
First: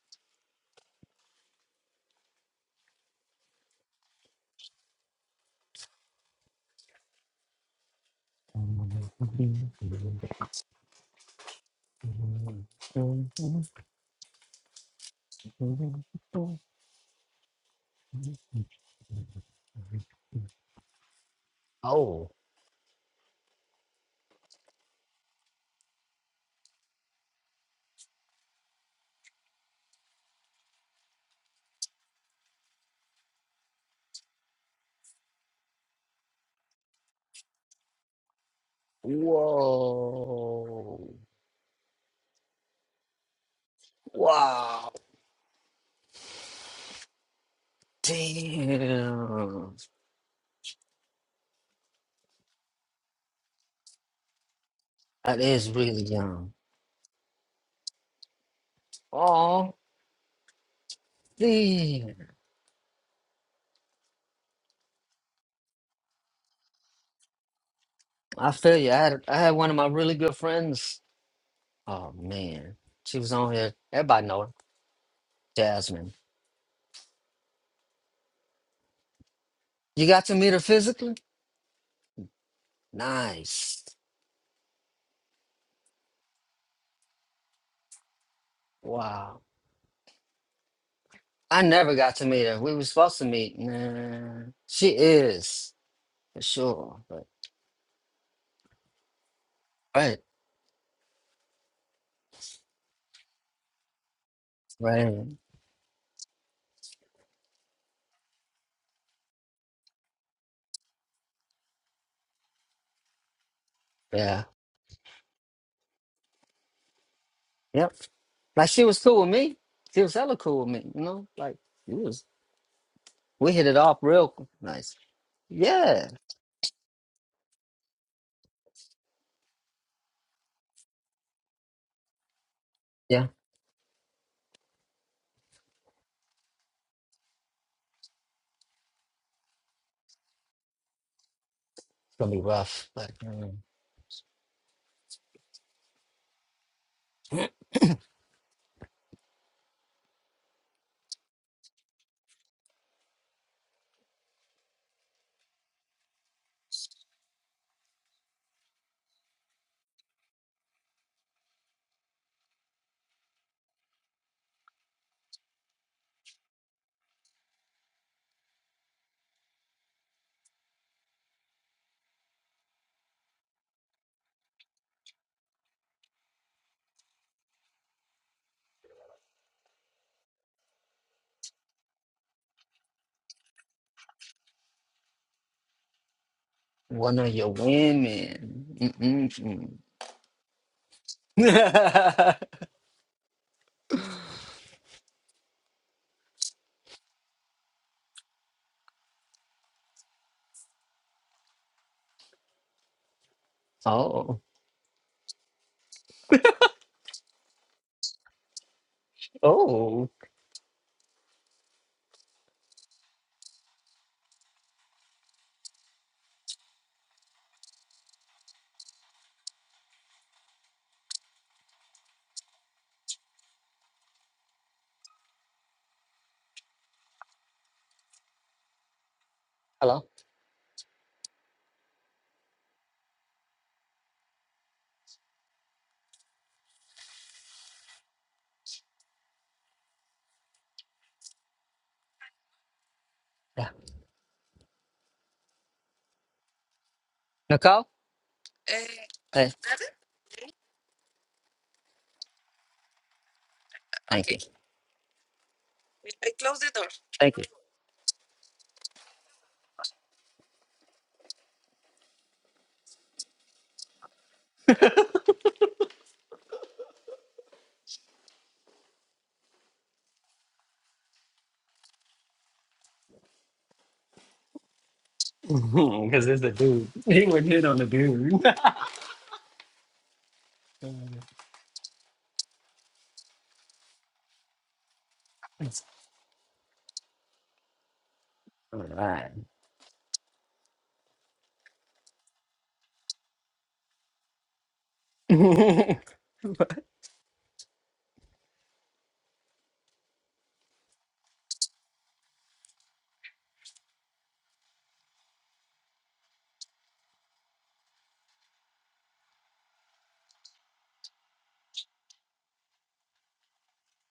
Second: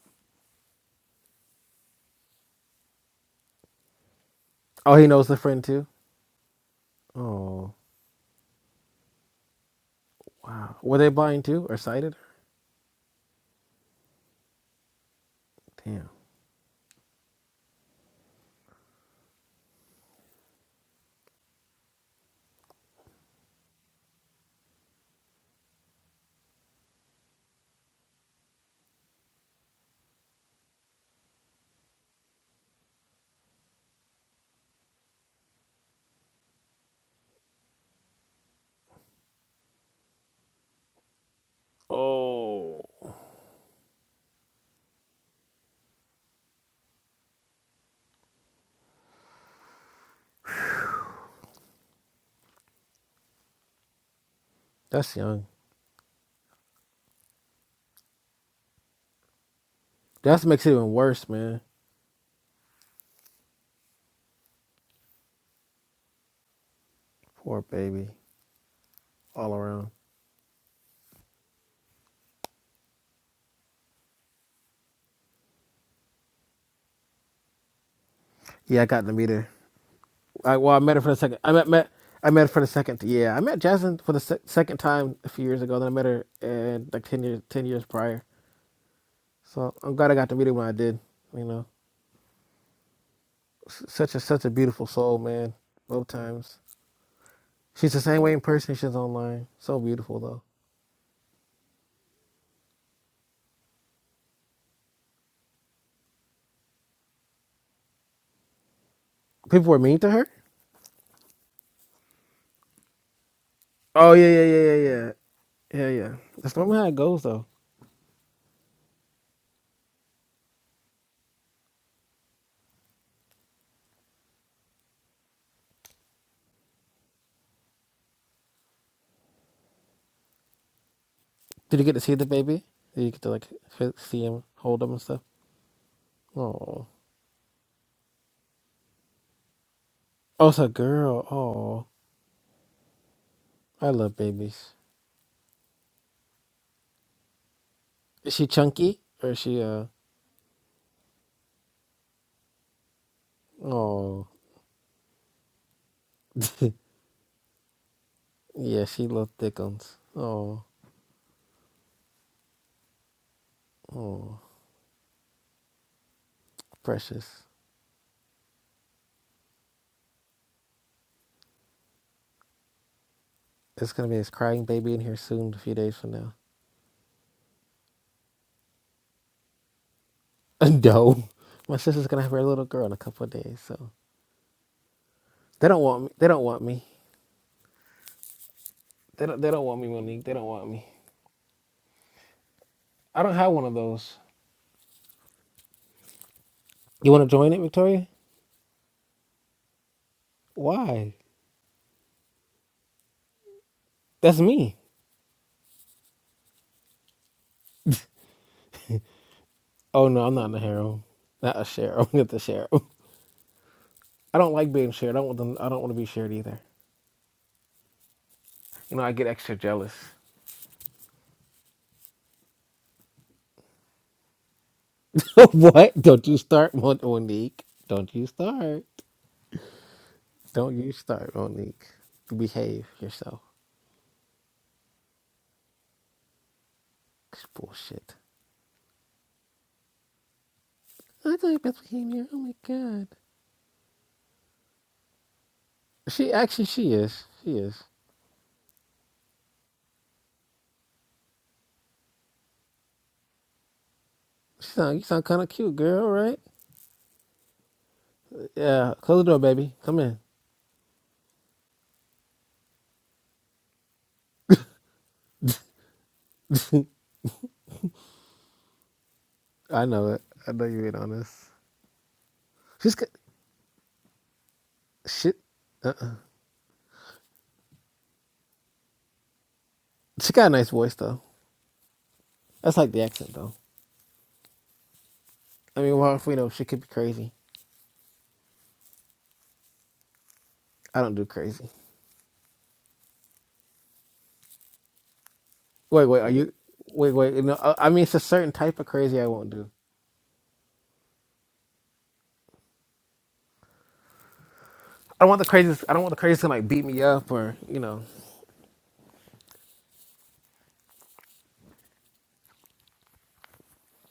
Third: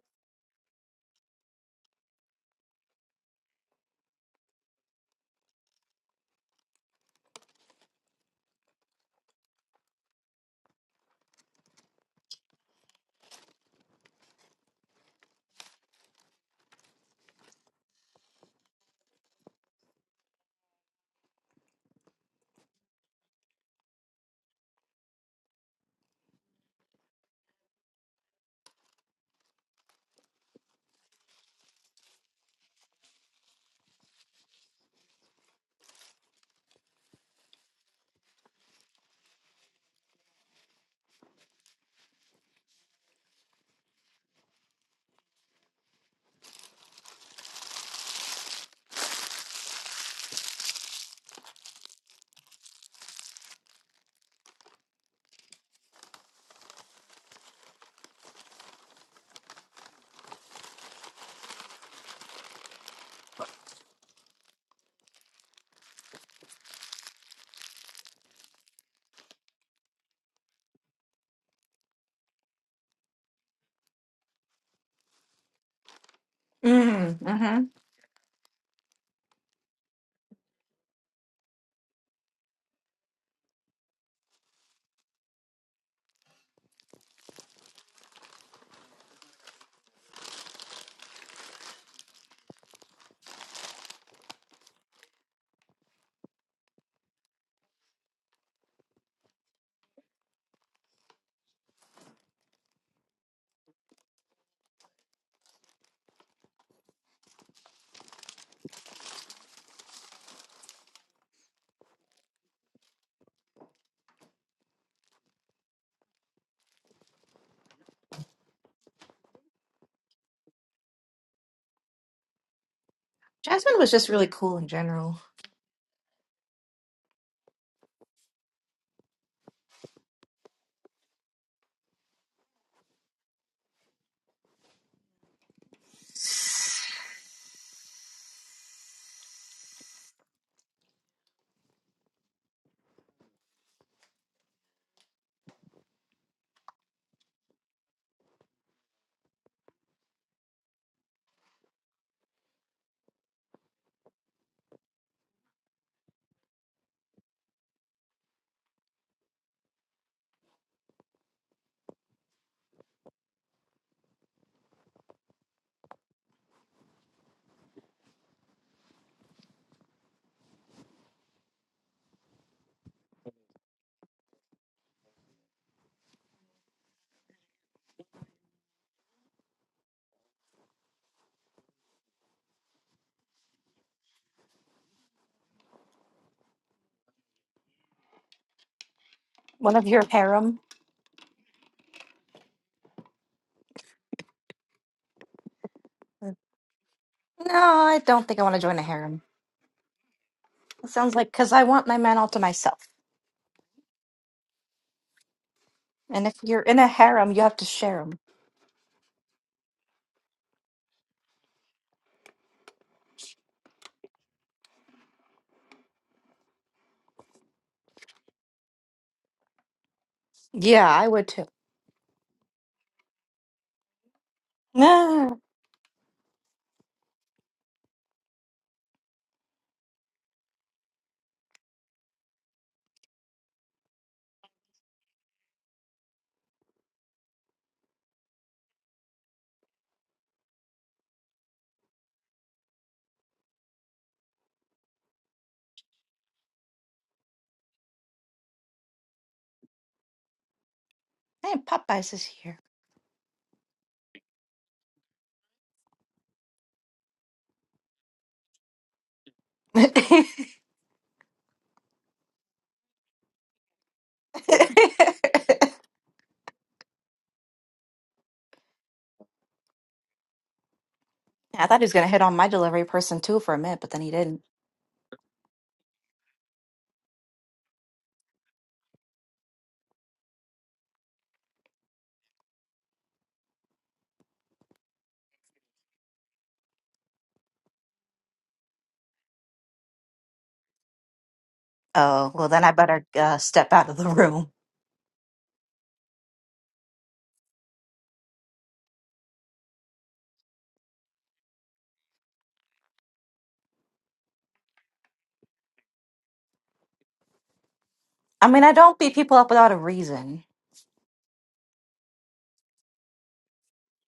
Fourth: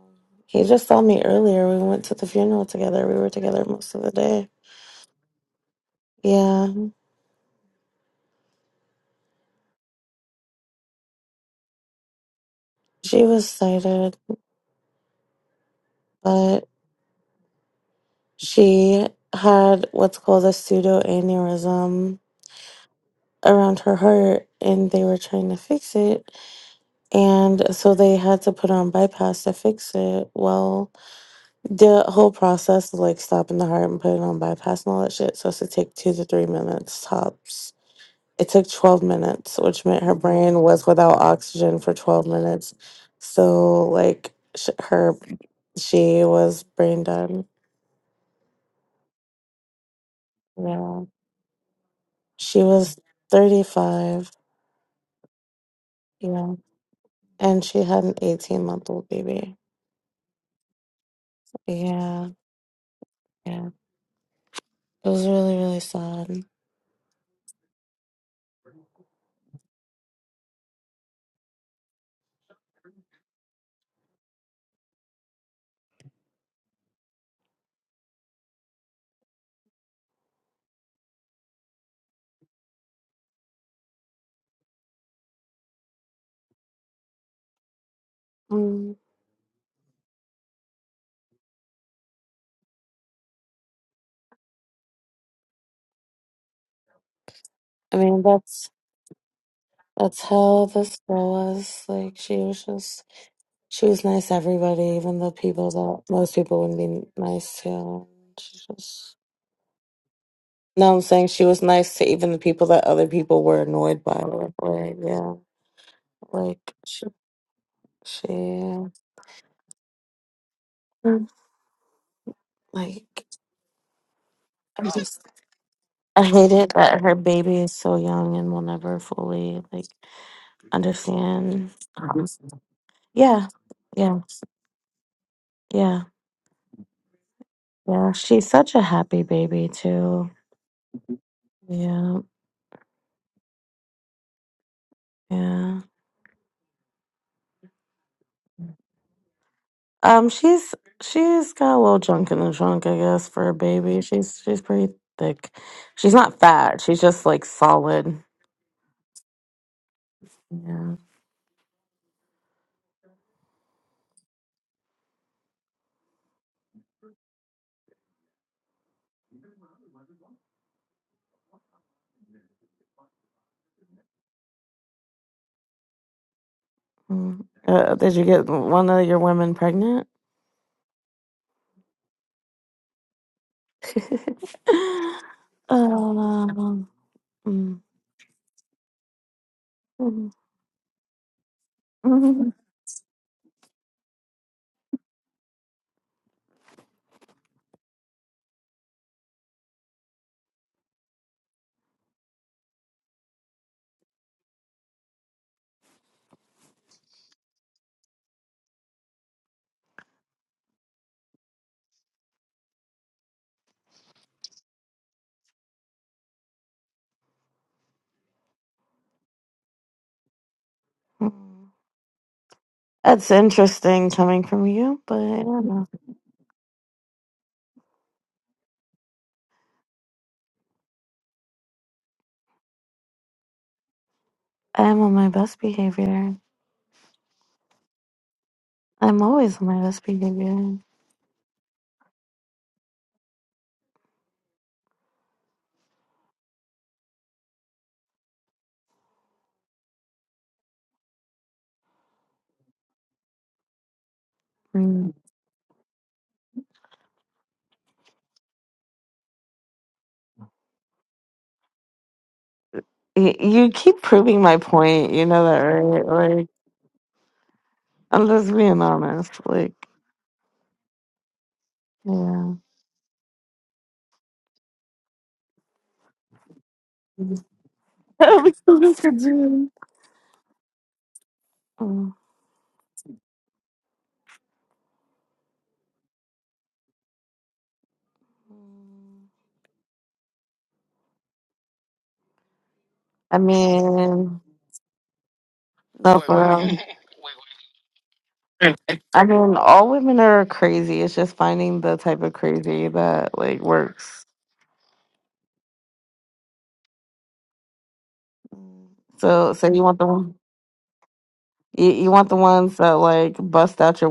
Speaker 4: He just saw me earlier. We went to the funeral together. We were together most of the day.
Speaker 3: Oh, he knows the friend too.
Speaker 4: Yeah,
Speaker 3: Oh, wow. Were they blind too or sighted?
Speaker 4: she was sighted,
Speaker 3: Damn.
Speaker 2: dun.
Speaker 4: but she had what's called a pseudo aneurysm
Speaker 2: Oh,
Speaker 4: around her heart, and they were trying to fix it. And so they had to put on bypass to fix it. Well, The whole process of like stopping the heart and putting on bypass and all that shit supposed to take two to three minutes tops. It took 12 minutes, which meant her brain was
Speaker 2: whoa.
Speaker 4: without oxygen for 12 minutes.
Speaker 3: Oh,
Speaker 4: So, like, sh-
Speaker 2: Wow.
Speaker 4: her, she was brain dead.
Speaker 2: Damn.
Speaker 4: Yeah. She was 35.
Speaker 3: that's
Speaker 2: That
Speaker 3: young.
Speaker 2: is really young.
Speaker 4: Yeah. And she had an 18 month old baby.
Speaker 2: Oh,
Speaker 3: That makes it even worse, man.
Speaker 2: damn.
Speaker 4: Yeah. Yeah. It was really, really sad.
Speaker 3: Poor baby.
Speaker 2: I feel you. I had, I had
Speaker 3: All
Speaker 2: one of my
Speaker 3: around.
Speaker 2: really good friends. Oh, man. She was on here. Everybody know her. Jasmine.
Speaker 1: Mm, mm-hmm.
Speaker 3: Yeah, I got to meet her.
Speaker 2: You got to meet
Speaker 3: I,
Speaker 2: her
Speaker 3: well, I met her for
Speaker 2: physically?
Speaker 3: the second. I met, met I met her for the second. Yeah, I met
Speaker 2: Nice.
Speaker 3: Jasmine for the se- second time a few years ago. Then I met her and like ten years ten years prior.
Speaker 4: Mm.
Speaker 2: Wow.
Speaker 3: So I'm glad I got to meet her when I did. You
Speaker 2: I
Speaker 3: know,
Speaker 2: never got to meet her. We were supposed to meet.
Speaker 3: S- such a such
Speaker 2: Nah,
Speaker 3: a beautiful
Speaker 2: she
Speaker 3: soul, man.
Speaker 2: is
Speaker 3: Both
Speaker 2: for
Speaker 3: times.
Speaker 2: sure. But
Speaker 3: She's
Speaker 4: I
Speaker 3: the
Speaker 4: mean,
Speaker 3: same way in
Speaker 4: that's,
Speaker 3: person. She's online. So
Speaker 2: right,
Speaker 3: beautiful
Speaker 4: that's
Speaker 3: though.
Speaker 4: how this girl was. Like, she was just She was nice to everybody,
Speaker 2: right,
Speaker 4: even the people that most people wouldn't be nice to. She just
Speaker 3: People were mean to her.
Speaker 4: no, I'm saying she was nice to even the people that other people were annoyed
Speaker 3: Oh
Speaker 4: by.
Speaker 3: yeah, yeah,
Speaker 2: yeah,
Speaker 4: Like,
Speaker 3: yeah, yeah,
Speaker 4: like,
Speaker 3: yeah.
Speaker 4: yeah,
Speaker 3: Yeah, yeah. That's
Speaker 4: like
Speaker 3: normally how it
Speaker 4: she,
Speaker 3: goes, though.
Speaker 2: yep. Like
Speaker 4: she,
Speaker 2: she was cool with me. She was hella cool with me. You know, like it was.
Speaker 4: like
Speaker 2: We hit it
Speaker 1: Jasmine was
Speaker 2: off
Speaker 1: just really
Speaker 2: real
Speaker 1: cool in
Speaker 4: I
Speaker 2: nice.
Speaker 1: general,
Speaker 4: just
Speaker 2: Yeah,
Speaker 4: I hate it that her baby is so young and will never fully like understand.
Speaker 3: Did you get to see
Speaker 4: Um,
Speaker 3: the baby? Did you get
Speaker 2: yeah.
Speaker 3: to
Speaker 2: It's
Speaker 3: like
Speaker 4: yeah,
Speaker 3: f-
Speaker 4: yeah,
Speaker 3: see him, hold him, and stuff?
Speaker 4: yeah,
Speaker 3: Oh,
Speaker 4: yeah. She's such a happy baby too.
Speaker 3: oh, it's a girl. Oh,
Speaker 4: Yeah,
Speaker 2: gonna be rough, but mm,
Speaker 3: I love babies.
Speaker 4: yeah.
Speaker 3: Is she chunky or is she uh?
Speaker 4: Um, she's she's got a little junk in the trunk, I guess, for a baby.
Speaker 3: Oh,
Speaker 4: She's she's pretty thick. She's not fat. She's just like solid.
Speaker 3: yeah, she loves thick ones. Oh,
Speaker 4: Yeah.
Speaker 3: oh, precious. It's gonna be this crying baby in here soon, a few days from now.
Speaker 4: Mm. Uh, did you get one of your women pregnant?
Speaker 3: no, my sister's gonna have her little girl in a couple of days, so
Speaker 4: um,
Speaker 3: they don't want me. They don't want me.
Speaker 2: one of your
Speaker 4: mm, mm,
Speaker 2: women.
Speaker 3: They don't. They don't
Speaker 2: Mm-mm-mm.
Speaker 3: want me, Monique. They don't want me.
Speaker 4: mm,
Speaker 3: I don't have one of those. You want to join it, Victoria? Why?
Speaker 1: and all to myself.
Speaker 3: That's
Speaker 2: oh,
Speaker 3: me.
Speaker 1: And if you're in a harem, you have to share them.
Speaker 3: Oh
Speaker 2: oh.
Speaker 3: no, I'm not in the harem. Not a share. I'm not the share. I don't like being shared. I don't want them, I don't want to be shared either. You know, I get extra jealous.
Speaker 1: Yeah, I would too.
Speaker 4: mm. that's interesting coming from you, but
Speaker 1: No.
Speaker 4: I don't know.
Speaker 3: what? Don't you start, Mon- Monique. Don't you start.
Speaker 2: Hello.
Speaker 3: Don't you start, Monique. Behave yourself.
Speaker 4: I'm on my best behavior.
Speaker 3: It's bullshit.
Speaker 4: I'm always on my best behavior.
Speaker 3: I thought you best became Oh my god.
Speaker 2: Yeah.
Speaker 3: She actually she is. She is.
Speaker 2: Nicole. Hey.
Speaker 1: Hey, popcorn.
Speaker 2: Thank you.
Speaker 3: She sound you
Speaker 4: Mm.
Speaker 3: sound kinda cute, girl, right?
Speaker 2: Thank you.
Speaker 3: Yeah. Close the door, baby. Come in.
Speaker 4: Y- You keep proving my point. You know that, right? Like, I'm just being honest. Like,
Speaker 3: I know it. I know you ain't honest.
Speaker 1: I thought he was going to hit on my
Speaker 4: yeah.
Speaker 1: delivery
Speaker 3: She's good.
Speaker 1: person too for a minute, but then he didn't.
Speaker 3: Shit.
Speaker 2: Because it's a dude. He would hit on the dude.
Speaker 4: we still just could do
Speaker 3: She got a nice voice though.
Speaker 4: it. Mhm.
Speaker 3: That's like the accent though. I mean, well, if we know she could be crazy.
Speaker 2: Alright.
Speaker 3: I don't do crazy.
Speaker 1: Oh, well, then I better
Speaker 4: I
Speaker 1: uh, step out of the
Speaker 4: mean,
Speaker 1: room.
Speaker 3: Wait,
Speaker 4: no,
Speaker 3: wait, are
Speaker 4: for
Speaker 3: you?
Speaker 4: real.
Speaker 3: Wait, wait. No, I, I mean it's a certain type of crazy
Speaker 4: I
Speaker 3: I won't
Speaker 4: mean,
Speaker 3: do.
Speaker 4: all women are crazy. It's just finding the type of crazy that like works.
Speaker 3: I don't want the craziest. I don't want the craziest to like beat me up or you know.
Speaker 1: I mean, I don't beat people up
Speaker 4: So,
Speaker 1: without
Speaker 4: so
Speaker 1: a
Speaker 4: you want the one
Speaker 1: reason.
Speaker 4: you, you want the ones that like bust out your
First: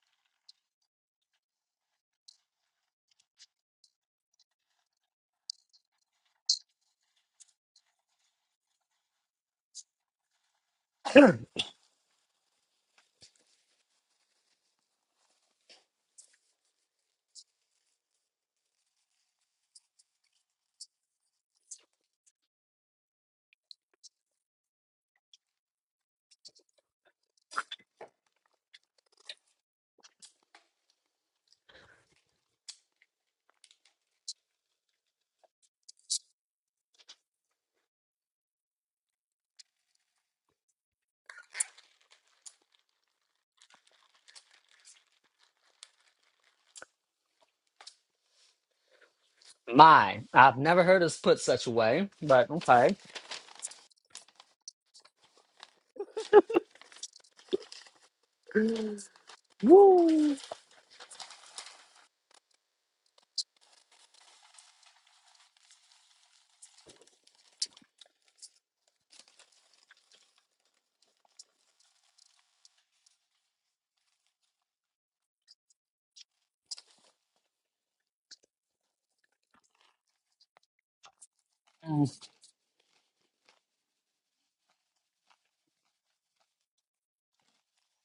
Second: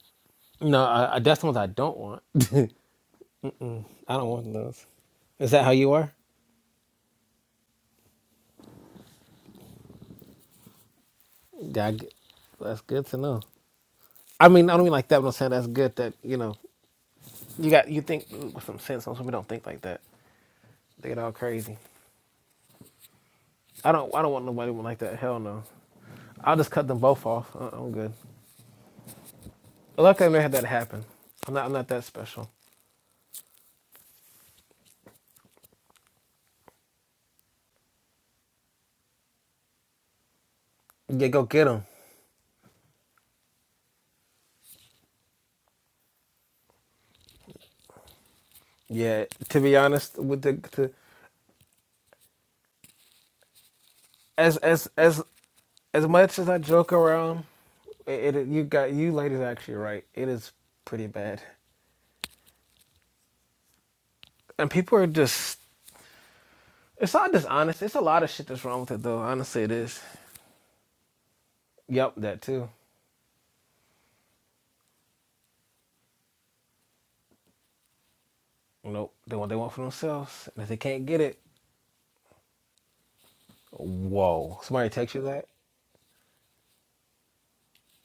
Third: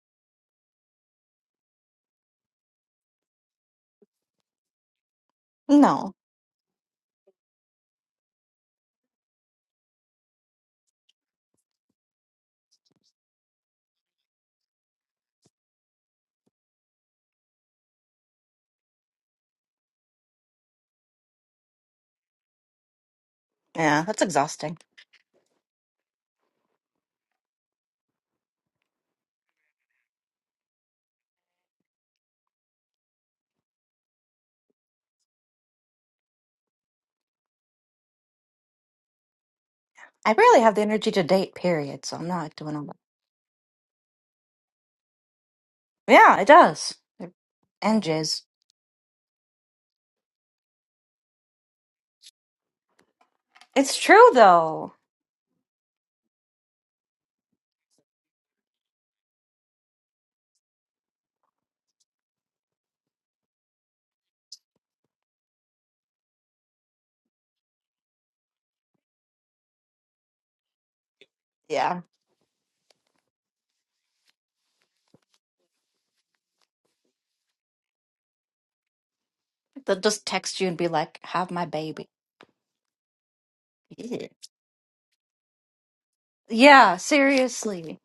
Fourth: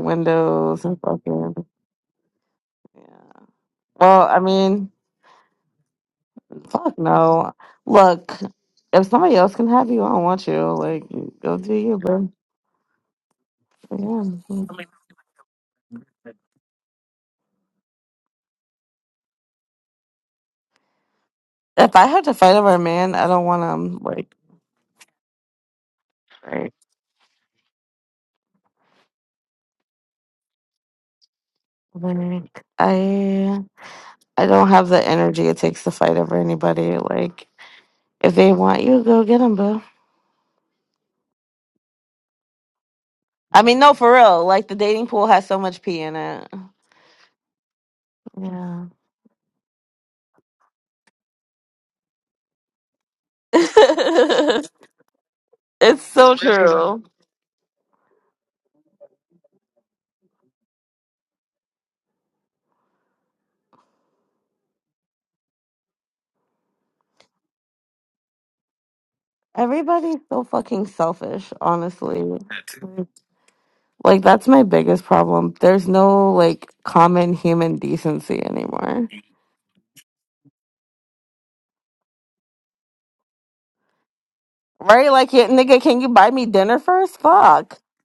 Speaker 3: No,
Speaker 4: windows and
Speaker 3: I, I, that's the
Speaker 4: fucking.
Speaker 3: ones I don't want.
Speaker 4: Yeah.
Speaker 3: I
Speaker 4: Well,
Speaker 3: don't
Speaker 4: I
Speaker 3: want those.
Speaker 4: mean,
Speaker 3: Is that how you are?
Speaker 1: No.
Speaker 4: fuck no. Look, if somebody else can have you, I don't want you. Like, go do
Speaker 3: Yeah, I
Speaker 4: you,
Speaker 3: get-
Speaker 4: bro.
Speaker 3: that's good to know. I
Speaker 4: Yeah.
Speaker 3: mean, I don't mean like that. But I'm saying that's good that you know you got you think with some sense. Some people don't think like that. They get all crazy.
Speaker 4: If I had to fight over a man, I don't want
Speaker 3: I
Speaker 4: him
Speaker 1: Yeah,
Speaker 3: don't.
Speaker 1: that's
Speaker 3: I don't
Speaker 4: like
Speaker 3: want nobody
Speaker 1: exhausting.
Speaker 3: like that. Hell no. I'll just
Speaker 4: right.
Speaker 3: cut them both off. I- I'm good. Luckily, I never had that happen. I'm not. I'm not that special.
Speaker 4: Like I I don't have the energy it takes to fight over anybody. Like if they want you, go get them, boo.
Speaker 1: I barely have the energy to
Speaker 3: Yeah, go
Speaker 1: date,
Speaker 3: get them.
Speaker 1: period, so I'm not doing all that.
Speaker 4: I mean, no, for real. Like the dating pool has so much pee in
Speaker 1: Yeah, it
Speaker 4: it.
Speaker 1: does. And jizz.
Speaker 4: Yeah,
Speaker 3: Yeah. To be
Speaker 2: My
Speaker 3: honest, with the to,
Speaker 2: put such a way, but okay.
Speaker 1: It's true,
Speaker 3: as
Speaker 4: it's
Speaker 3: as
Speaker 1: though.
Speaker 3: as as
Speaker 4: so
Speaker 3: much as I joke
Speaker 4: true.
Speaker 3: around, it, it you got you ladies are actually right. It is pretty bad, and people are just. It's not dishonest. It's a lot of shit that's wrong with it, though. Honestly, it is.
Speaker 4: Everybody's so fucking selfish,
Speaker 1: Yeah.
Speaker 3: Yep,
Speaker 4: honestly.
Speaker 3: that too.
Speaker 4: Like that's my biggest problem. There's no like common human decency anymore.
Speaker 3: Nope. They want they want for
Speaker 1: They'll just
Speaker 3: themselves,
Speaker 1: text
Speaker 3: and
Speaker 1: you
Speaker 3: if
Speaker 1: and
Speaker 3: they
Speaker 1: be
Speaker 3: can't
Speaker 1: like,
Speaker 3: get it,
Speaker 1: have my baby.
Speaker 2: Mm.
Speaker 1: Yeah,
Speaker 3: whoa. Somebody
Speaker 4: Right?
Speaker 3: text you
Speaker 4: Like,
Speaker 3: that.
Speaker 4: yeah, nigga, can you buy me dinner
Speaker 1: Yeah,
Speaker 4: first? Fuck.
Speaker 1: seriously.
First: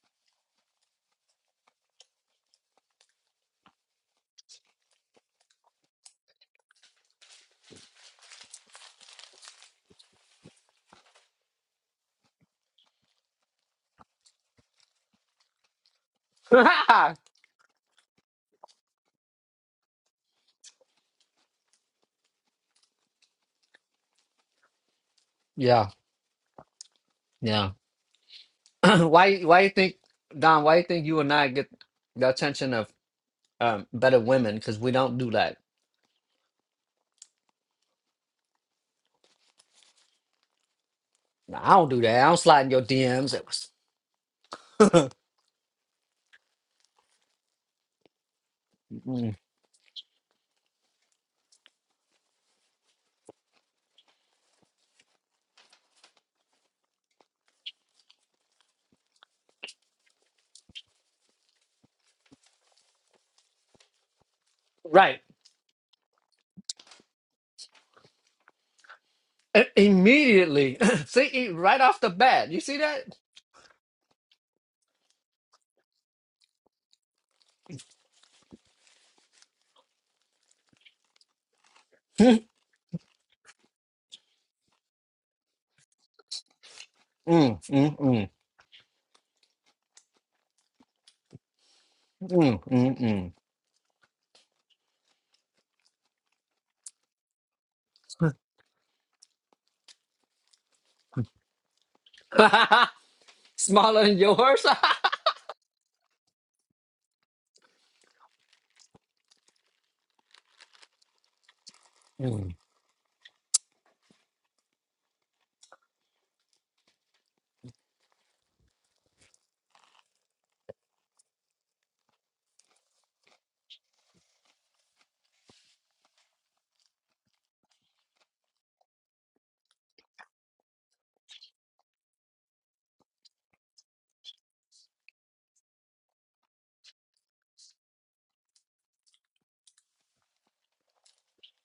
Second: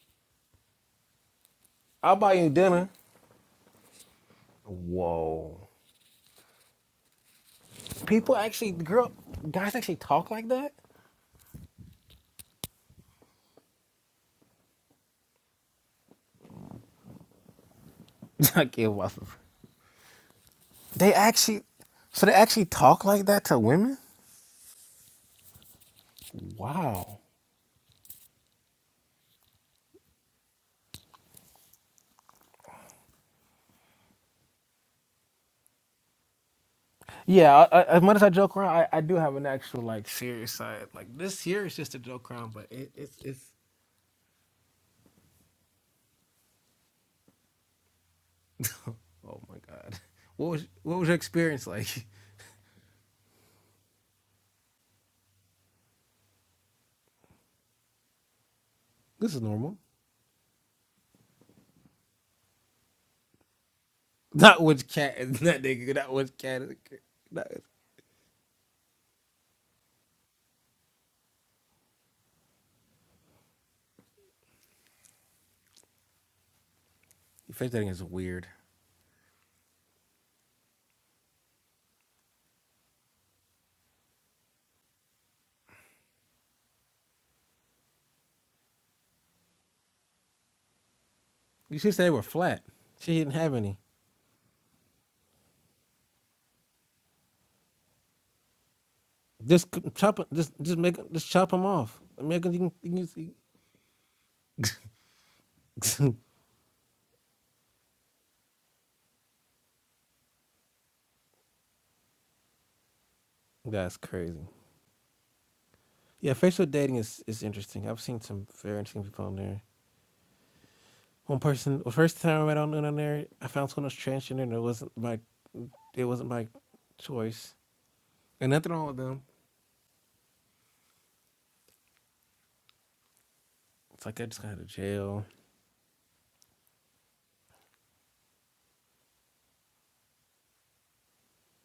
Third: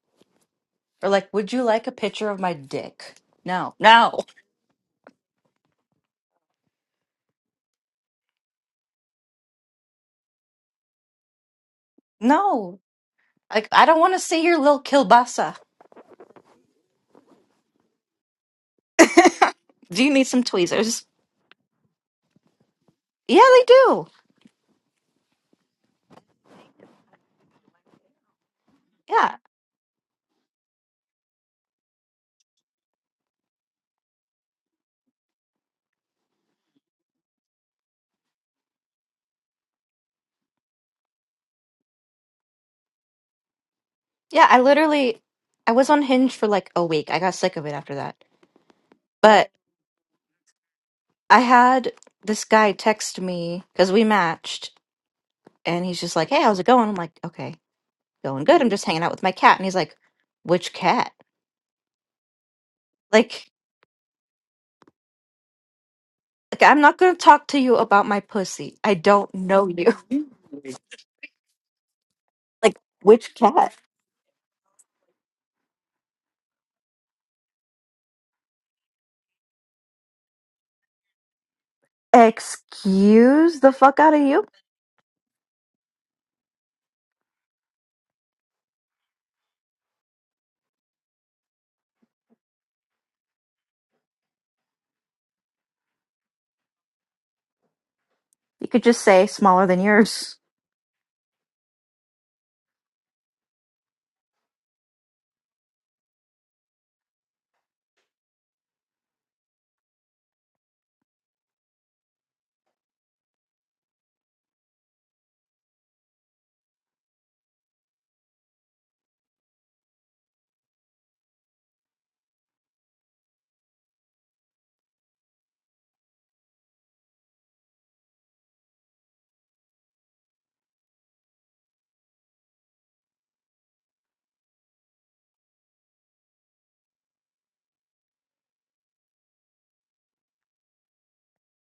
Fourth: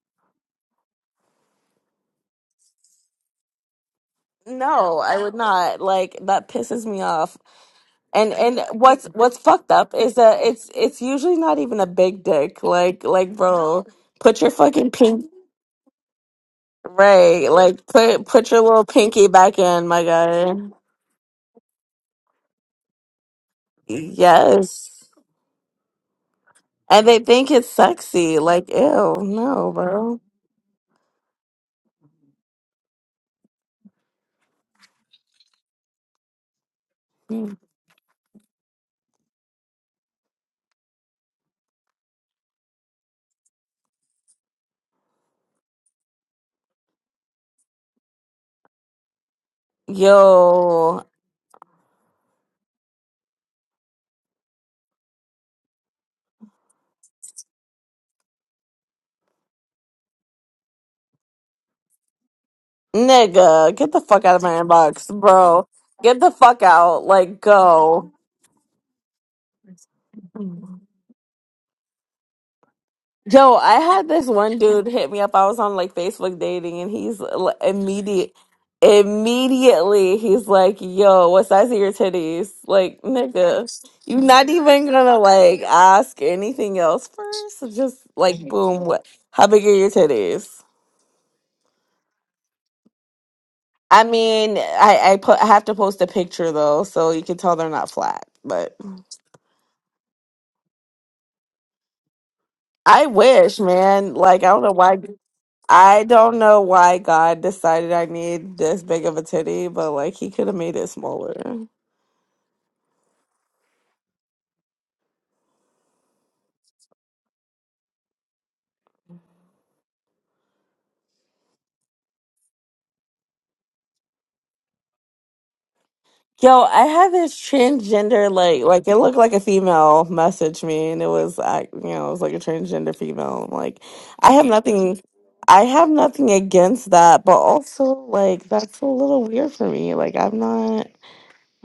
Speaker 1: Or like, would you like a
Speaker 3: I'll
Speaker 1: picture
Speaker 3: buy
Speaker 1: of
Speaker 3: you
Speaker 1: my
Speaker 3: dinner.
Speaker 1: dick? No. No.
Speaker 4: No, I would
Speaker 3: Whoa.
Speaker 4: not. Like that pisses me off. And
Speaker 3: People
Speaker 4: and
Speaker 3: actually,
Speaker 4: what's
Speaker 3: girl,
Speaker 4: what's fucked
Speaker 3: guys
Speaker 4: up
Speaker 3: actually
Speaker 4: is
Speaker 3: talk
Speaker 4: that
Speaker 3: like
Speaker 4: it's
Speaker 3: that.
Speaker 4: it's usually not even a big dick.
Speaker 1: No.
Speaker 4: Like like
Speaker 1: Like,
Speaker 4: bro,
Speaker 1: I don't want to
Speaker 4: put
Speaker 1: see
Speaker 4: your
Speaker 1: your little
Speaker 4: fucking pink
Speaker 1: kielbasa.
Speaker 4: right. Like put put your
Speaker 3: I
Speaker 4: little
Speaker 3: can't watch
Speaker 4: pinky
Speaker 3: this.
Speaker 4: back in,
Speaker 1: Do
Speaker 4: my
Speaker 1: you need some
Speaker 4: guy.
Speaker 1: tweezers?
Speaker 3: They actually, so they actually talk like
Speaker 1: Yeah,
Speaker 3: that to
Speaker 1: they
Speaker 3: women.
Speaker 1: do.
Speaker 4: Yes.
Speaker 2: yeah,
Speaker 4: And they
Speaker 3: Wow.
Speaker 4: think it's
Speaker 2: yeah.
Speaker 4: sexy. Like ew,
Speaker 1: Yeah.
Speaker 2: why why you
Speaker 4: no,
Speaker 2: think
Speaker 4: bro.
Speaker 2: Don, why you think you and I get the attention of um better women? Because we don't do that.
Speaker 3: Yeah, I, I, as much as I joke around, I, I do have an actual like serious side. Like this
Speaker 2: No,
Speaker 3: here
Speaker 2: I
Speaker 3: is
Speaker 2: don't
Speaker 3: just a
Speaker 2: do that. I
Speaker 3: joke
Speaker 2: don't
Speaker 3: around,
Speaker 2: slide
Speaker 3: but
Speaker 2: in your
Speaker 3: it, it's
Speaker 2: DMs.
Speaker 3: it's.
Speaker 2: It was
Speaker 1: Yeah, I literally, I was on Hinge for like a week. I got sick of it after that.
Speaker 2: mm.
Speaker 3: Oh
Speaker 1: But
Speaker 3: my god, what was what
Speaker 4: Yo,
Speaker 3: was your
Speaker 1: I
Speaker 3: experience like?
Speaker 1: had this guy text me because we matched, and he's just like, "Hey, how's it going?" I'm like, "Okay, going good. I'm just hanging out with my
Speaker 3: This is
Speaker 1: cat." And he's
Speaker 3: normal.
Speaker 1: like, "Which cat?" Like,
Speaker 4: nigga, get the fuck out of my
Speaker 3: Not which
Speaker 4: inbox,
Speaker 3: cat
Speaker 2: right.
Speaker 3: is that
Speaker 4: bro.
Speaker 3: nigga. Not
Speaker 4: Get the
Speaker 3: which cat
Speaker 4: fuck
Speaker 1: like
Speaker 3: is.
Speaker 1: I'm not
Speaker 4: out.
Speaker 1: gonna
Speaker 4: Like
Speaker 1: talk
Speaker 3: Not,
Speaker 1: to you about
Speaker 4: go.
Speaker 1: my pussy. I don't
Speaker 2: I-
Speaker 1: know you.
Speaker 2: Immediately, see, e- right off the bat, you see that?
Speaker 4: Joe, I had this one dude hit me up. I was on like Facebook dating, and he's l-
Speaker 3: your fish dating is
Speaker 4: immediate.
Speaker 3: weird.
Speaker 4: Immediately, he's like, "Yo, what size are your titties?" Like,
Speaker 1: Excuse
Speaker 4: nigga,
Speaker 1: the fuck out
Speaker 4: you
Speaker 1: of you.
Speaker 4: not even gonna like ask anything else
Speaker 2: Mm,
Speaker 4: first.
Speaker 2: mm,
Speaker 4: Just
Speaker 2: mm,
Speaker 4: like, boom, what? How big are your titties?
Speaker 3: You should say they were flat. She
Speaker 2: mm,
Speaker 3: didn't
Speaker 2: mm,
Speaker 3: have any.
Speaker 4: I mean, I I put I have to post a picture though, so you can tell they're not flat.
Speaker 1: You
Speaker 4: But
Speaker 1: could just say smaller
Speaker 3: Just
Speaker 1: than
Speaker 3: c- chop it.
Speaker 1: yours.
Speaker 3: Just just make just chop them off. Make 'em- you can,
Speaker 2: mm.
Speaker 3: you
Speaker 4: I wish,
Speaker 2: Smaller
Speaker 4: man.
Speaker 2: than
Speaker 4: Like, I don't
Speaker 2: yours,
Speaker 4: know why I
Speaker 3: can see.
Speaker 4: don't know why God decided I need this big of a titty, but like he could have made it smaller.
Speaker 2: Mm.
Speaker 3: That's crazy. Yeah, Facebook dating is is interesting. I've seen some very interesting people on there. One person, the first time I met on on there, I found someone who was transgender, and it wasn't my it wasn't my
Speaker 4: Yo, I had this
Speaker 3: choice.
Speaker 4: transgender
Speaker 3: And
Speaker 4: like
Speaker 3: nothing
Speaker 4: like
Speaker 3: wrong
Speaker 4: it
Speaker 3: with
Speaker 4: looked
Speaker 3: them.
Speaker 4: like a female message me and it was I you know, it was like a transgender female. I'm like
Speaker 3: It's like I
Speaker 4: I
Speaker 3: just
Speaker 4: have
Speaker 3: got out of
Speaker 4: nothing
Speaker 3: jail.
Speaker 4: I have nothing against that, but also like that's a little weird for me. Like I'm not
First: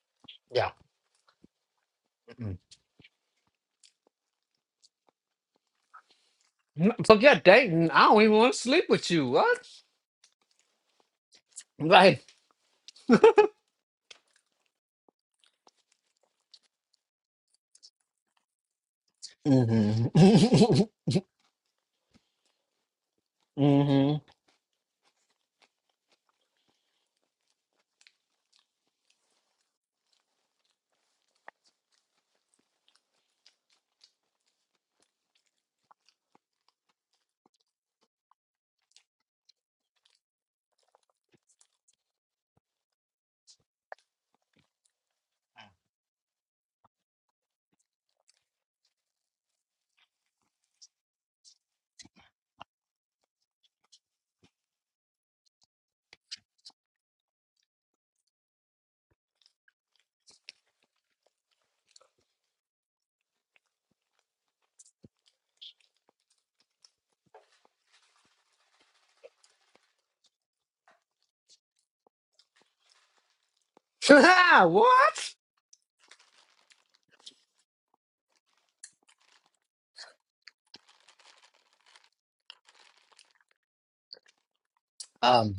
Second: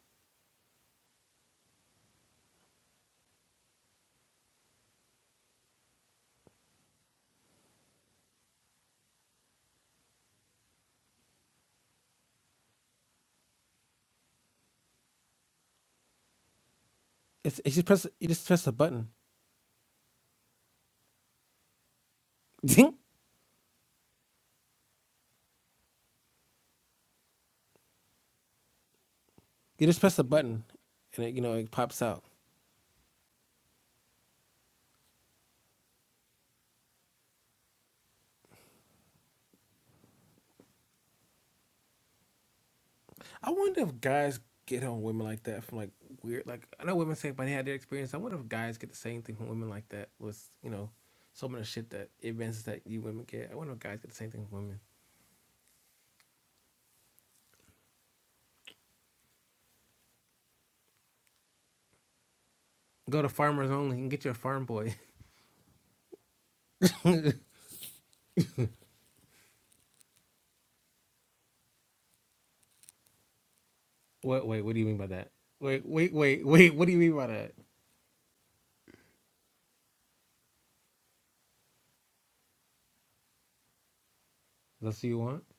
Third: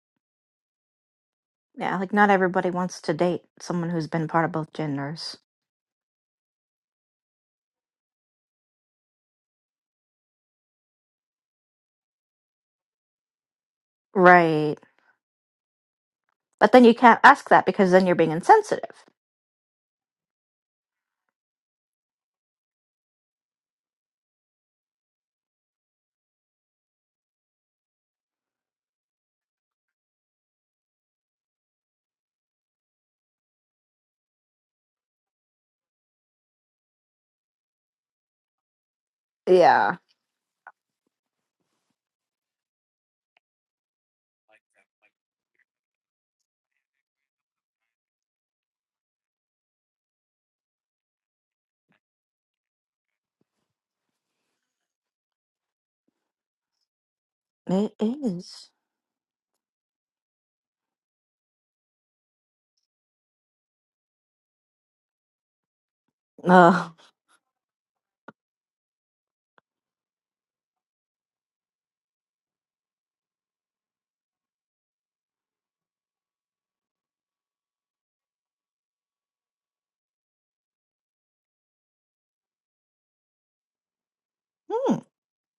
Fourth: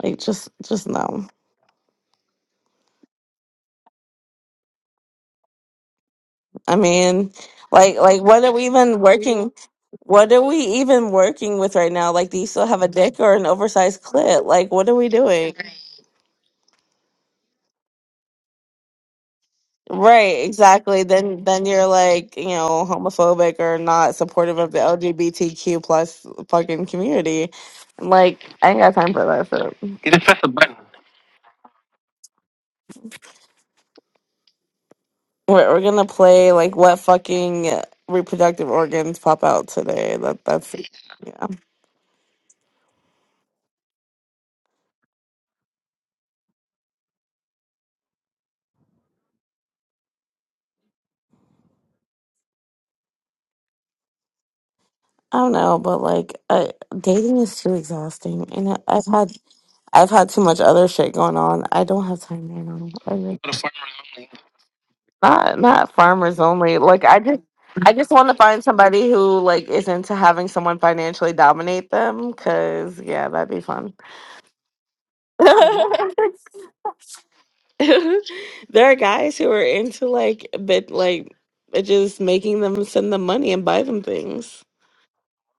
Speaker 4: like just just no.
Speaker 1: Yeah, like not everybody wants to date someone who's been part of both genders.
Speaker 4: I mean, like like what are we even working what are we even working with right now?
Speaker 2: right?
Speaker 4: Like do you still have a dick or an oversized clit? Like
Speaker 1: Right.
Speaker 4: what are we doing?
Speaker 1: But then you can't ask
Speaker 3: It's,
Speaker 1: that
Speaker 3: it's just
Speaker 1: because then
Speaker 3: press
Speaker 1: you're
Speaker 3: you
Speaker 1: being
Speaker 3: just press a
Speaker 1: insensitive.
Speaker 3: button.
Speaker 4: Right,
Speaker 2: Mm-hmm.
Speaker 4: exactly. Then then you're like, you know,
Speaker 3: you
Speaker 4: homophobic or not supportive of the LGBTQ plus fucking community. Like, I ain't got time for that shit.
Speaker 3: just press a button, and it, you know it pops out.
Speaker 4: We're, we're gonna play like what fucking reproductive organs pop out
Speaker 1: Yeah.
Speaker 4: today. That that's yeah.
Speaker 3: I wonder if guys get on women like that from like weird. Like I know women say when they had their experience. I wonder if guys get the same thing from women like that. Was you know some of the shit that events that you women get. I wonder if guys get the same thing from women.
Speaker 4: I don't know, but like I, dating is too
Speaker 1: It
Speaker 4: exhausting,
Speaker 1: is.
Speaker 4: and I, I've had I've had too much other shit going on. I don't have time right now. I
Speaker 3: Go to
Speaker 4: mean,
Speaker 3: farmers only and get your farm boy.
Speaker 4: Not not farmers only. Like I
Speaker 3: wait,
Speaker 4: just I just want to find somebody who like is into having someone financially dominate them cuz yeah, that'd be fun.
Speaker 3: wait.
Speaker 2: mm-hmm.
Speaker 3: What do you mean by that?
Speaker 2: what?
Speaker 3: Wait, wait, wait, wait. What do you mean by that?
Speaker 4: there are guys who are into like bit like just making them send them money and buy them things.
Speaker 3: That's what you want?
Speaker 2: Um.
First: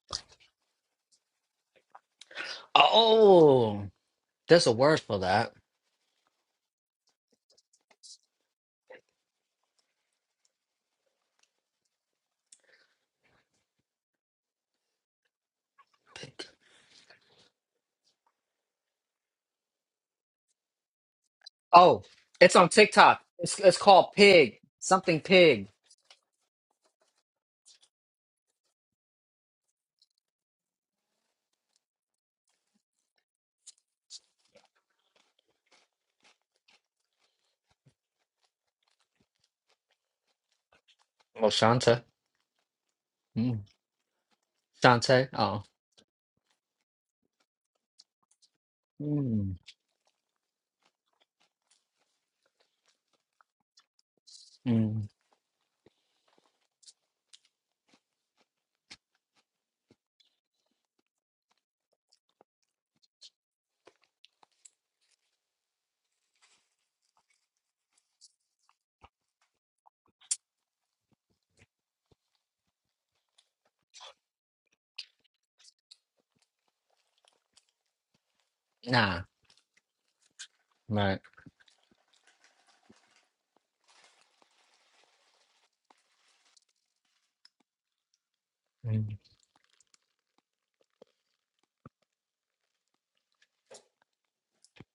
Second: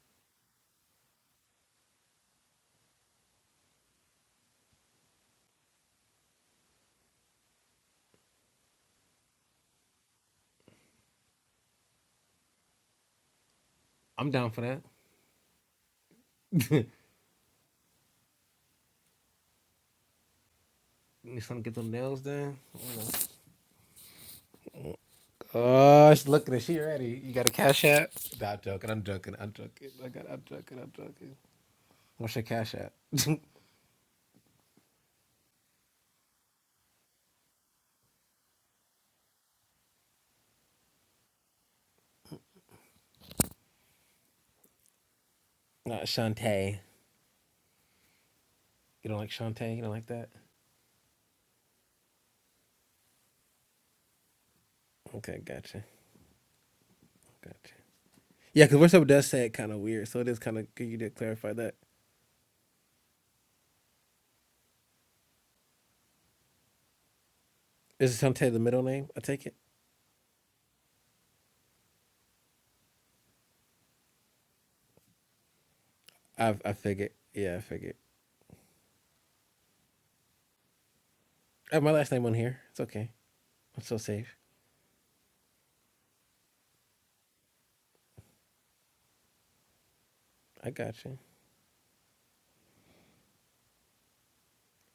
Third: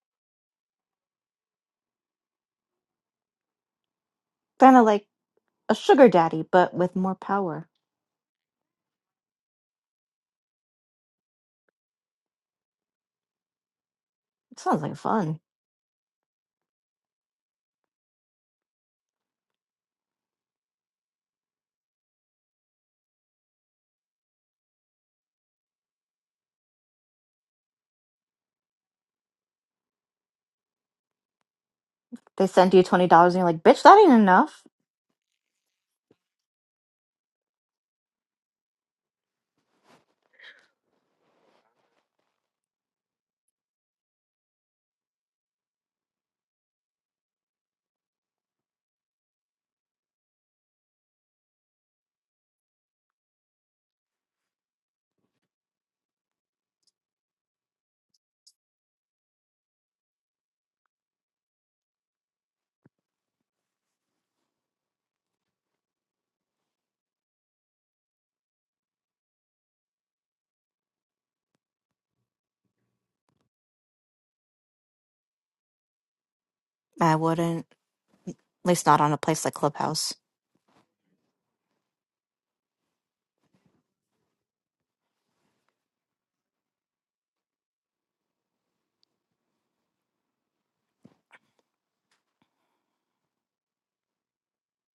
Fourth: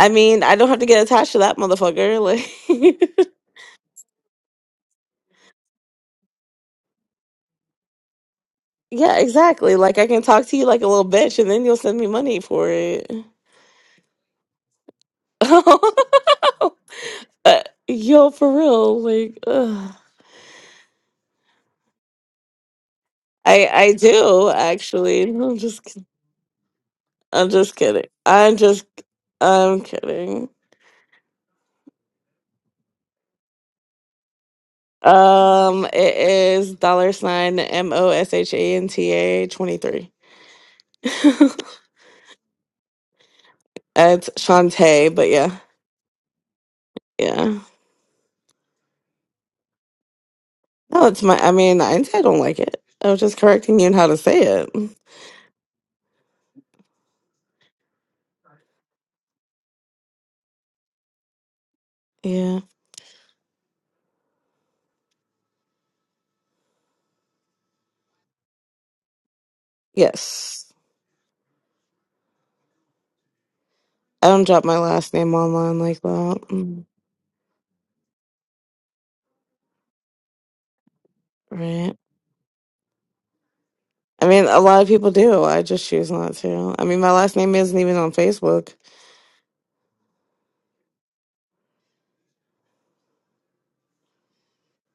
Speaker 4: I mean, I don't have to get attached to that motherfucker like
Speaker 2: Oh, there's a word for that.
Speaker 1: a sugar daddy, but with more power.
Speaker 4: Yeah, exactly. Like I can talk to you like a little bitch and then you'll send me money for it.
Speaker 3: I'm down for that.
Speaker 1: And
Speaker 2: Pig.
Speaker 4: Uh, Yo, for real, like ugh.
Speaker 3: you just trying to get them
Speaker 2: Oh,
Speaker 3: nails
Speaker 2: it's
Speaker 3: done.
Speaker 2: on
Speaker 3: I do
Speaker 2: TikTok. It's
Speaker 4: I
Speaker 2: it's
Speaker 4: I
Speaker 2: called
Speaker 4: do
Speaker 2: pig. Something
Speaker 4: actually. No, I'm
Speaker 2: pig.
Speaker 4: just kid-
Speaker 3: Oh, uh, she's looking at she ready. You got
Speaker 4: I'm
Speaker 3: a
Speaker 4: just
Speaker 3: cash
Speaker 4: kidding.
Speaker 3: app? Nah,
Speaker 4: I'm
Speaker 3: I'm
Speaker 4: just
Speaker 3: joking. I'm joking. I'm
Speaker 4: I'm
Speaker 3: joking. I got. I'm
Speaker 4: kidding.
Speaker 3: joking. I'm joking. What's your
Speaker 1: they send
Speaker 3: cash
Speaker 1: you
Speaker 3: app?
Speaker 1: twenty dollars, and you're like, "Bitch, that ain't enough."
Speaker 4: Um, it is dollar sign M O S H A N T A twenty three.
Speaker 2: Oh, Shante. Mm.
Speaker 4: It's Shantae,
Speaker 2: Shante.
Speaker 4: but yeah,
Speaker 2: Oh.
Speaker 3: Not Shantae.
Speaker 4: yeah.
Speaker 3: You don't like
Speaker 2: Mm.
Speaker 3: Shantae? You don't like that?
Speaker 4: No, it's my. I mean, I I don't like it. I was just correcting you on how to say it.
Speaker 2: Mm.
Speaker 3: Okay, gotcha. Gotcha. Yeah, because worship does say it kind of weird, so it is kind of good you did clarify that.
Speaker 4: Yeah.
Speaker 3: Is Shantae the middle name? I take it.
Speaker 4: Yes. I don't drop my last name online like that.
Speaker 3: I I
Speaker 4: Mm,
Speaker 3: figured.
Speaker 1: I
Speaker 3: Yeah,
Speaker 1: wouldn't,
Speaker 3: I figured.
Speaker 1: at least not on a
Speaker 2: Nah.
Speaker 1: place like Clubhouse.
Speaker 2: Right.
Speaker 3: I have
Speaker 4: Right.
Speaker 3: my last name on here. It's okay. I'm so
Speaker 4: I
Speaker 3: safe.
Speaker 4: mean, a lot of people do. I just choose not to. I mean, my last name isn't even on Facebook.
Speaker 2: Mm.
Speaker 3: I got you.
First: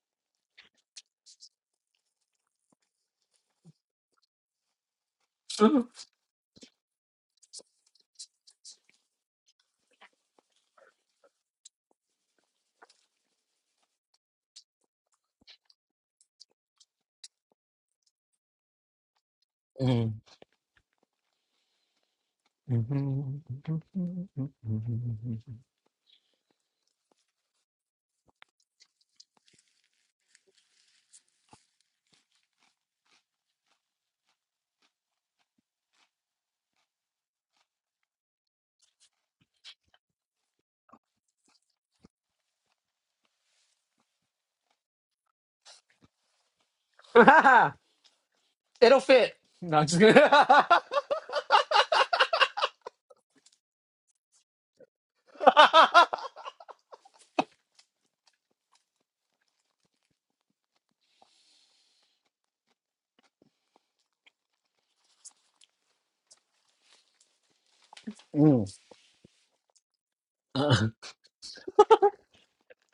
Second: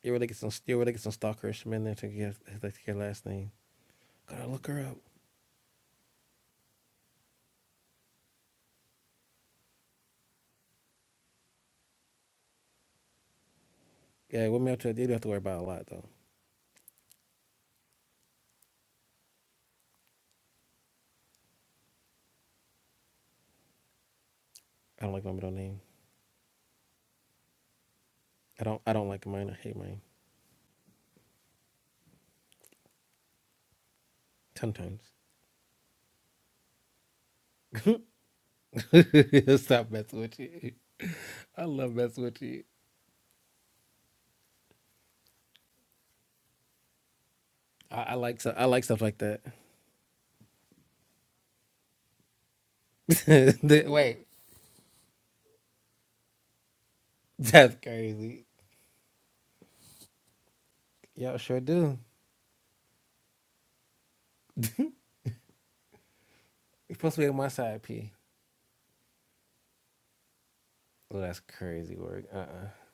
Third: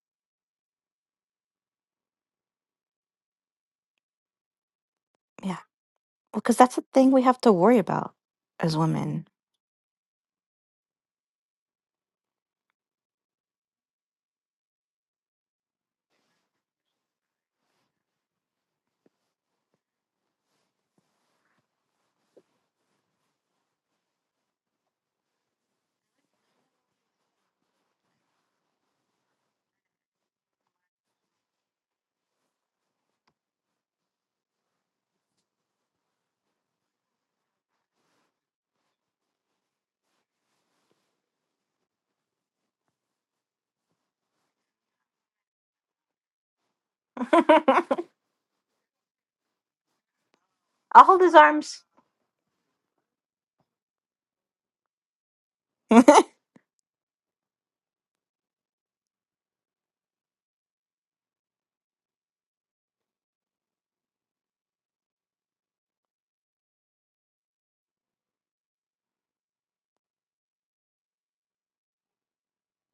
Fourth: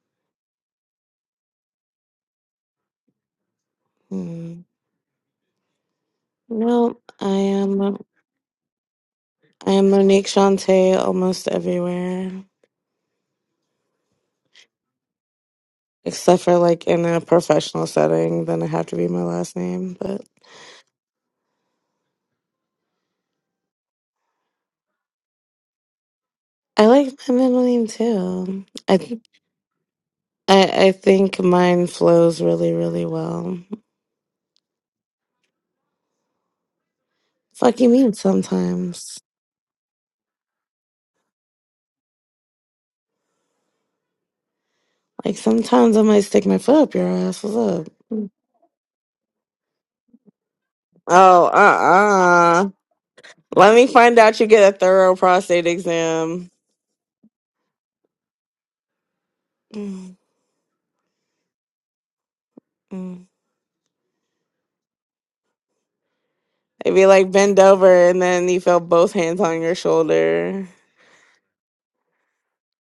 Speaker 3: You really get some. You really get some stalkerish men there to get like your last name. Gotta
Speaker 4: Hmm.
Speaker 3: look her up.
Speaker 1: Yeah, well, because that's the
Speaker 4: No,
Speaker 1: thing we
Speaker 4: I
Speaker 1: have
Speaker 4: am.
Speaker 1: about as women.
Speaker 4: I am Monique Shante almost everywhere,
Speaker 3: Yeah, women have to. You do have to worry about a lot though.
Speaker 4: except for like in a professional setting. Then I have to be my last name. But
Speaker 2: Mm.
Speaker 3: I don't like my middle name.
Speaker 4: I like my middle name
Speaker 3: I
Speaker 4: too.
Speaker 3: don't. I
Speaker 4: I
Speaker 3: don't
Speaker 4: th-
Speaker 3: like mine. I hate mine.
Speaker 4: I, I think mine flows really, really well.
Speaker 3: Ten times.
Speaker 4: Fuck you mean sometimes?
Speaker 3: Stop messing with you. I love messing with you.
Speaker 4: Like sometimes I might stick my foot up your ass. What's up?
Speaker 3: I, I like so I like
Speaker 2: It'll
Speaker 3: stuff like
Speaker 2: fit.
Speaker 3: that.
Speaker 4: Oh, uh uh Let
Speaker 3: The-
Speaker 4: me find
Speaker 3: Wait,
Speaker 4: out you get a thorough prostate exam.
Speaker 3: that's crazy.
Speaker 4: Mm,
Speaker 3: Y'all sure do.
Speaker 4: mm. It'd
Speaker 3: You're
Speaker 4: be
Speaker 3: supposed to be
Speaker 4: like
Speaker 3: on my
Speaker 4: bend
Speaker 3: side,
Speaker 4: over
Speaker 3: P.
Speaker 4: and then you
Speaker 2: Mm.
Speaker 4: feel both hands on your shoulder.
Speaker 2: Uh,
Speaker 3: Oh, that's crazy work. Uh, uh-uh. uh.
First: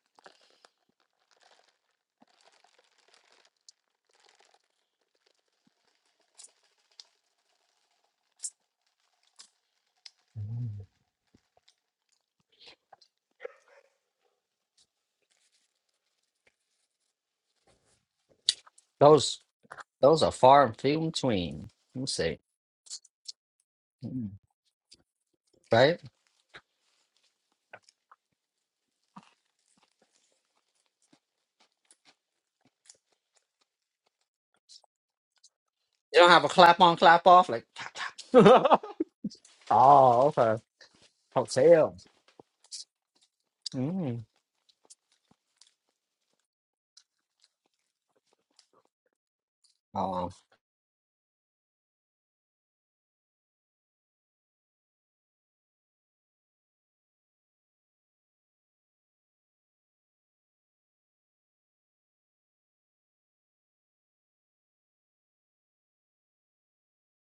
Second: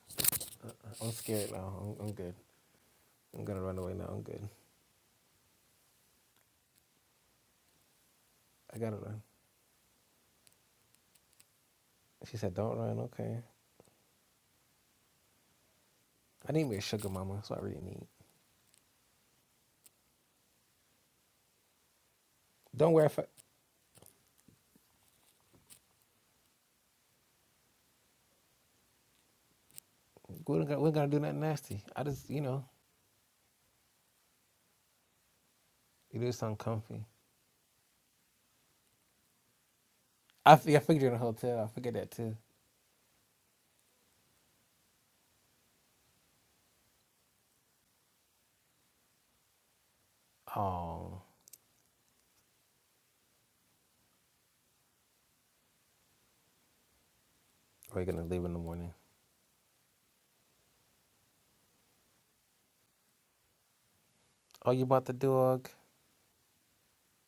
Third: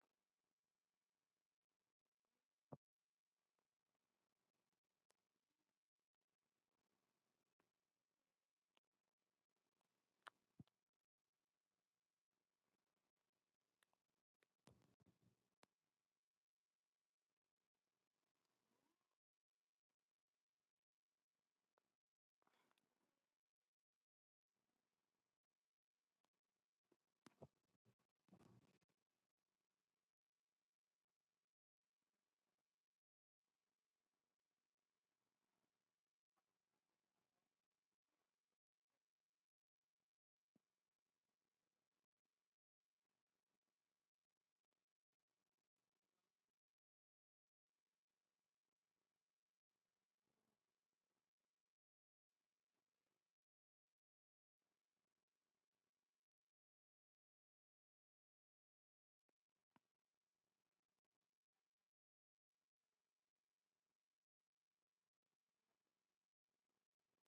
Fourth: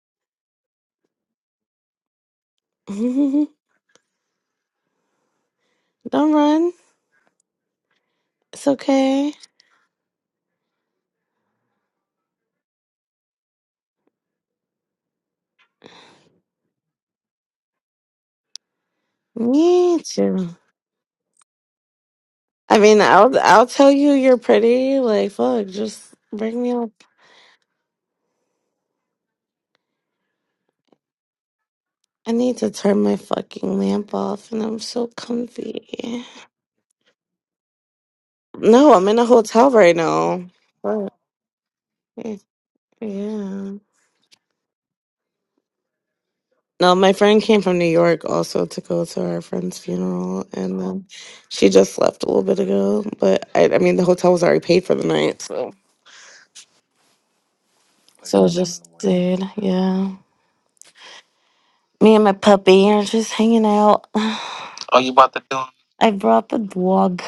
Speaker 3: I'm scared now. I'm, I'm good. I'm
Speaker 4: Don't
Speaker 3: gonna run away now. I'm good.
Speaker 4: run. It's
Speaker 3: I gotta run.
Speaker 4: okay.
Speaker 3: She said, "Don't run." Okay. I need me a sugar mama. That's what I really need.
Speaker 2: Those
Speaker 4: Me
Speaker 2: those are
Speaker 4: too.
Speaker 2: far and few in between. Let me see.
Speaker 4: I
Speaker 3: Don't
Speaker 4: mean,
Speaker 3: worry. If I,
Speaker 4: I'll I'll tell you you're pretty. Like, fuck,
Speaker 2: Right.
Speaker 4: just bring me up.
Speaker 3: we are not gotta, we are going to do nothing nasty. I just,
Speaker 4: I
Speaker 3: you
Speaker 4: need
Speaker 3: know,
Speaker 4: to turn my fucking lamp off, and I'm so
Speaker 2: You
Speaker 3: you
Speaker 4: comfy.
Speaker 2: don't
Speaker 3: do
Speaker 2: have a
Speaker 3: something
Speaker 2: clap on,
Speaker 3: comfy.
Speaker 2: clap off, like clap, clap.
Speaker 4: No, I'm in a hotel right now.
Speaker 3: I,
Speaker 2: For
Speaker 3: fi- I figured you're
Speaker 4: What?
Speaker 3: in a hotel. I figured that too.
Speaker 4: Yeah.
Speaker 2: Mm.
Speaker 4: No, my friend came from New York also to go to her friend's
Speaker 2: Oh, wow.
Speaker 4: funeral, and then
Speaker 3: Oh,
Speaker 4: she just left a little bit ago. But I, I mean, the hotel was already paid for the night, so
Speaker 3: we're gonna
Speaker 4: so
Speaker 3: leave
Speaker 4: it
Speaker 3: in the
Speaker 4: just
Speaker 3: morning.
Speaker 4: did yeah. Me and my puppy are just hanging out.
Speaker 3: Oh, you bought the dog?
Speaker 4: I brought the dog.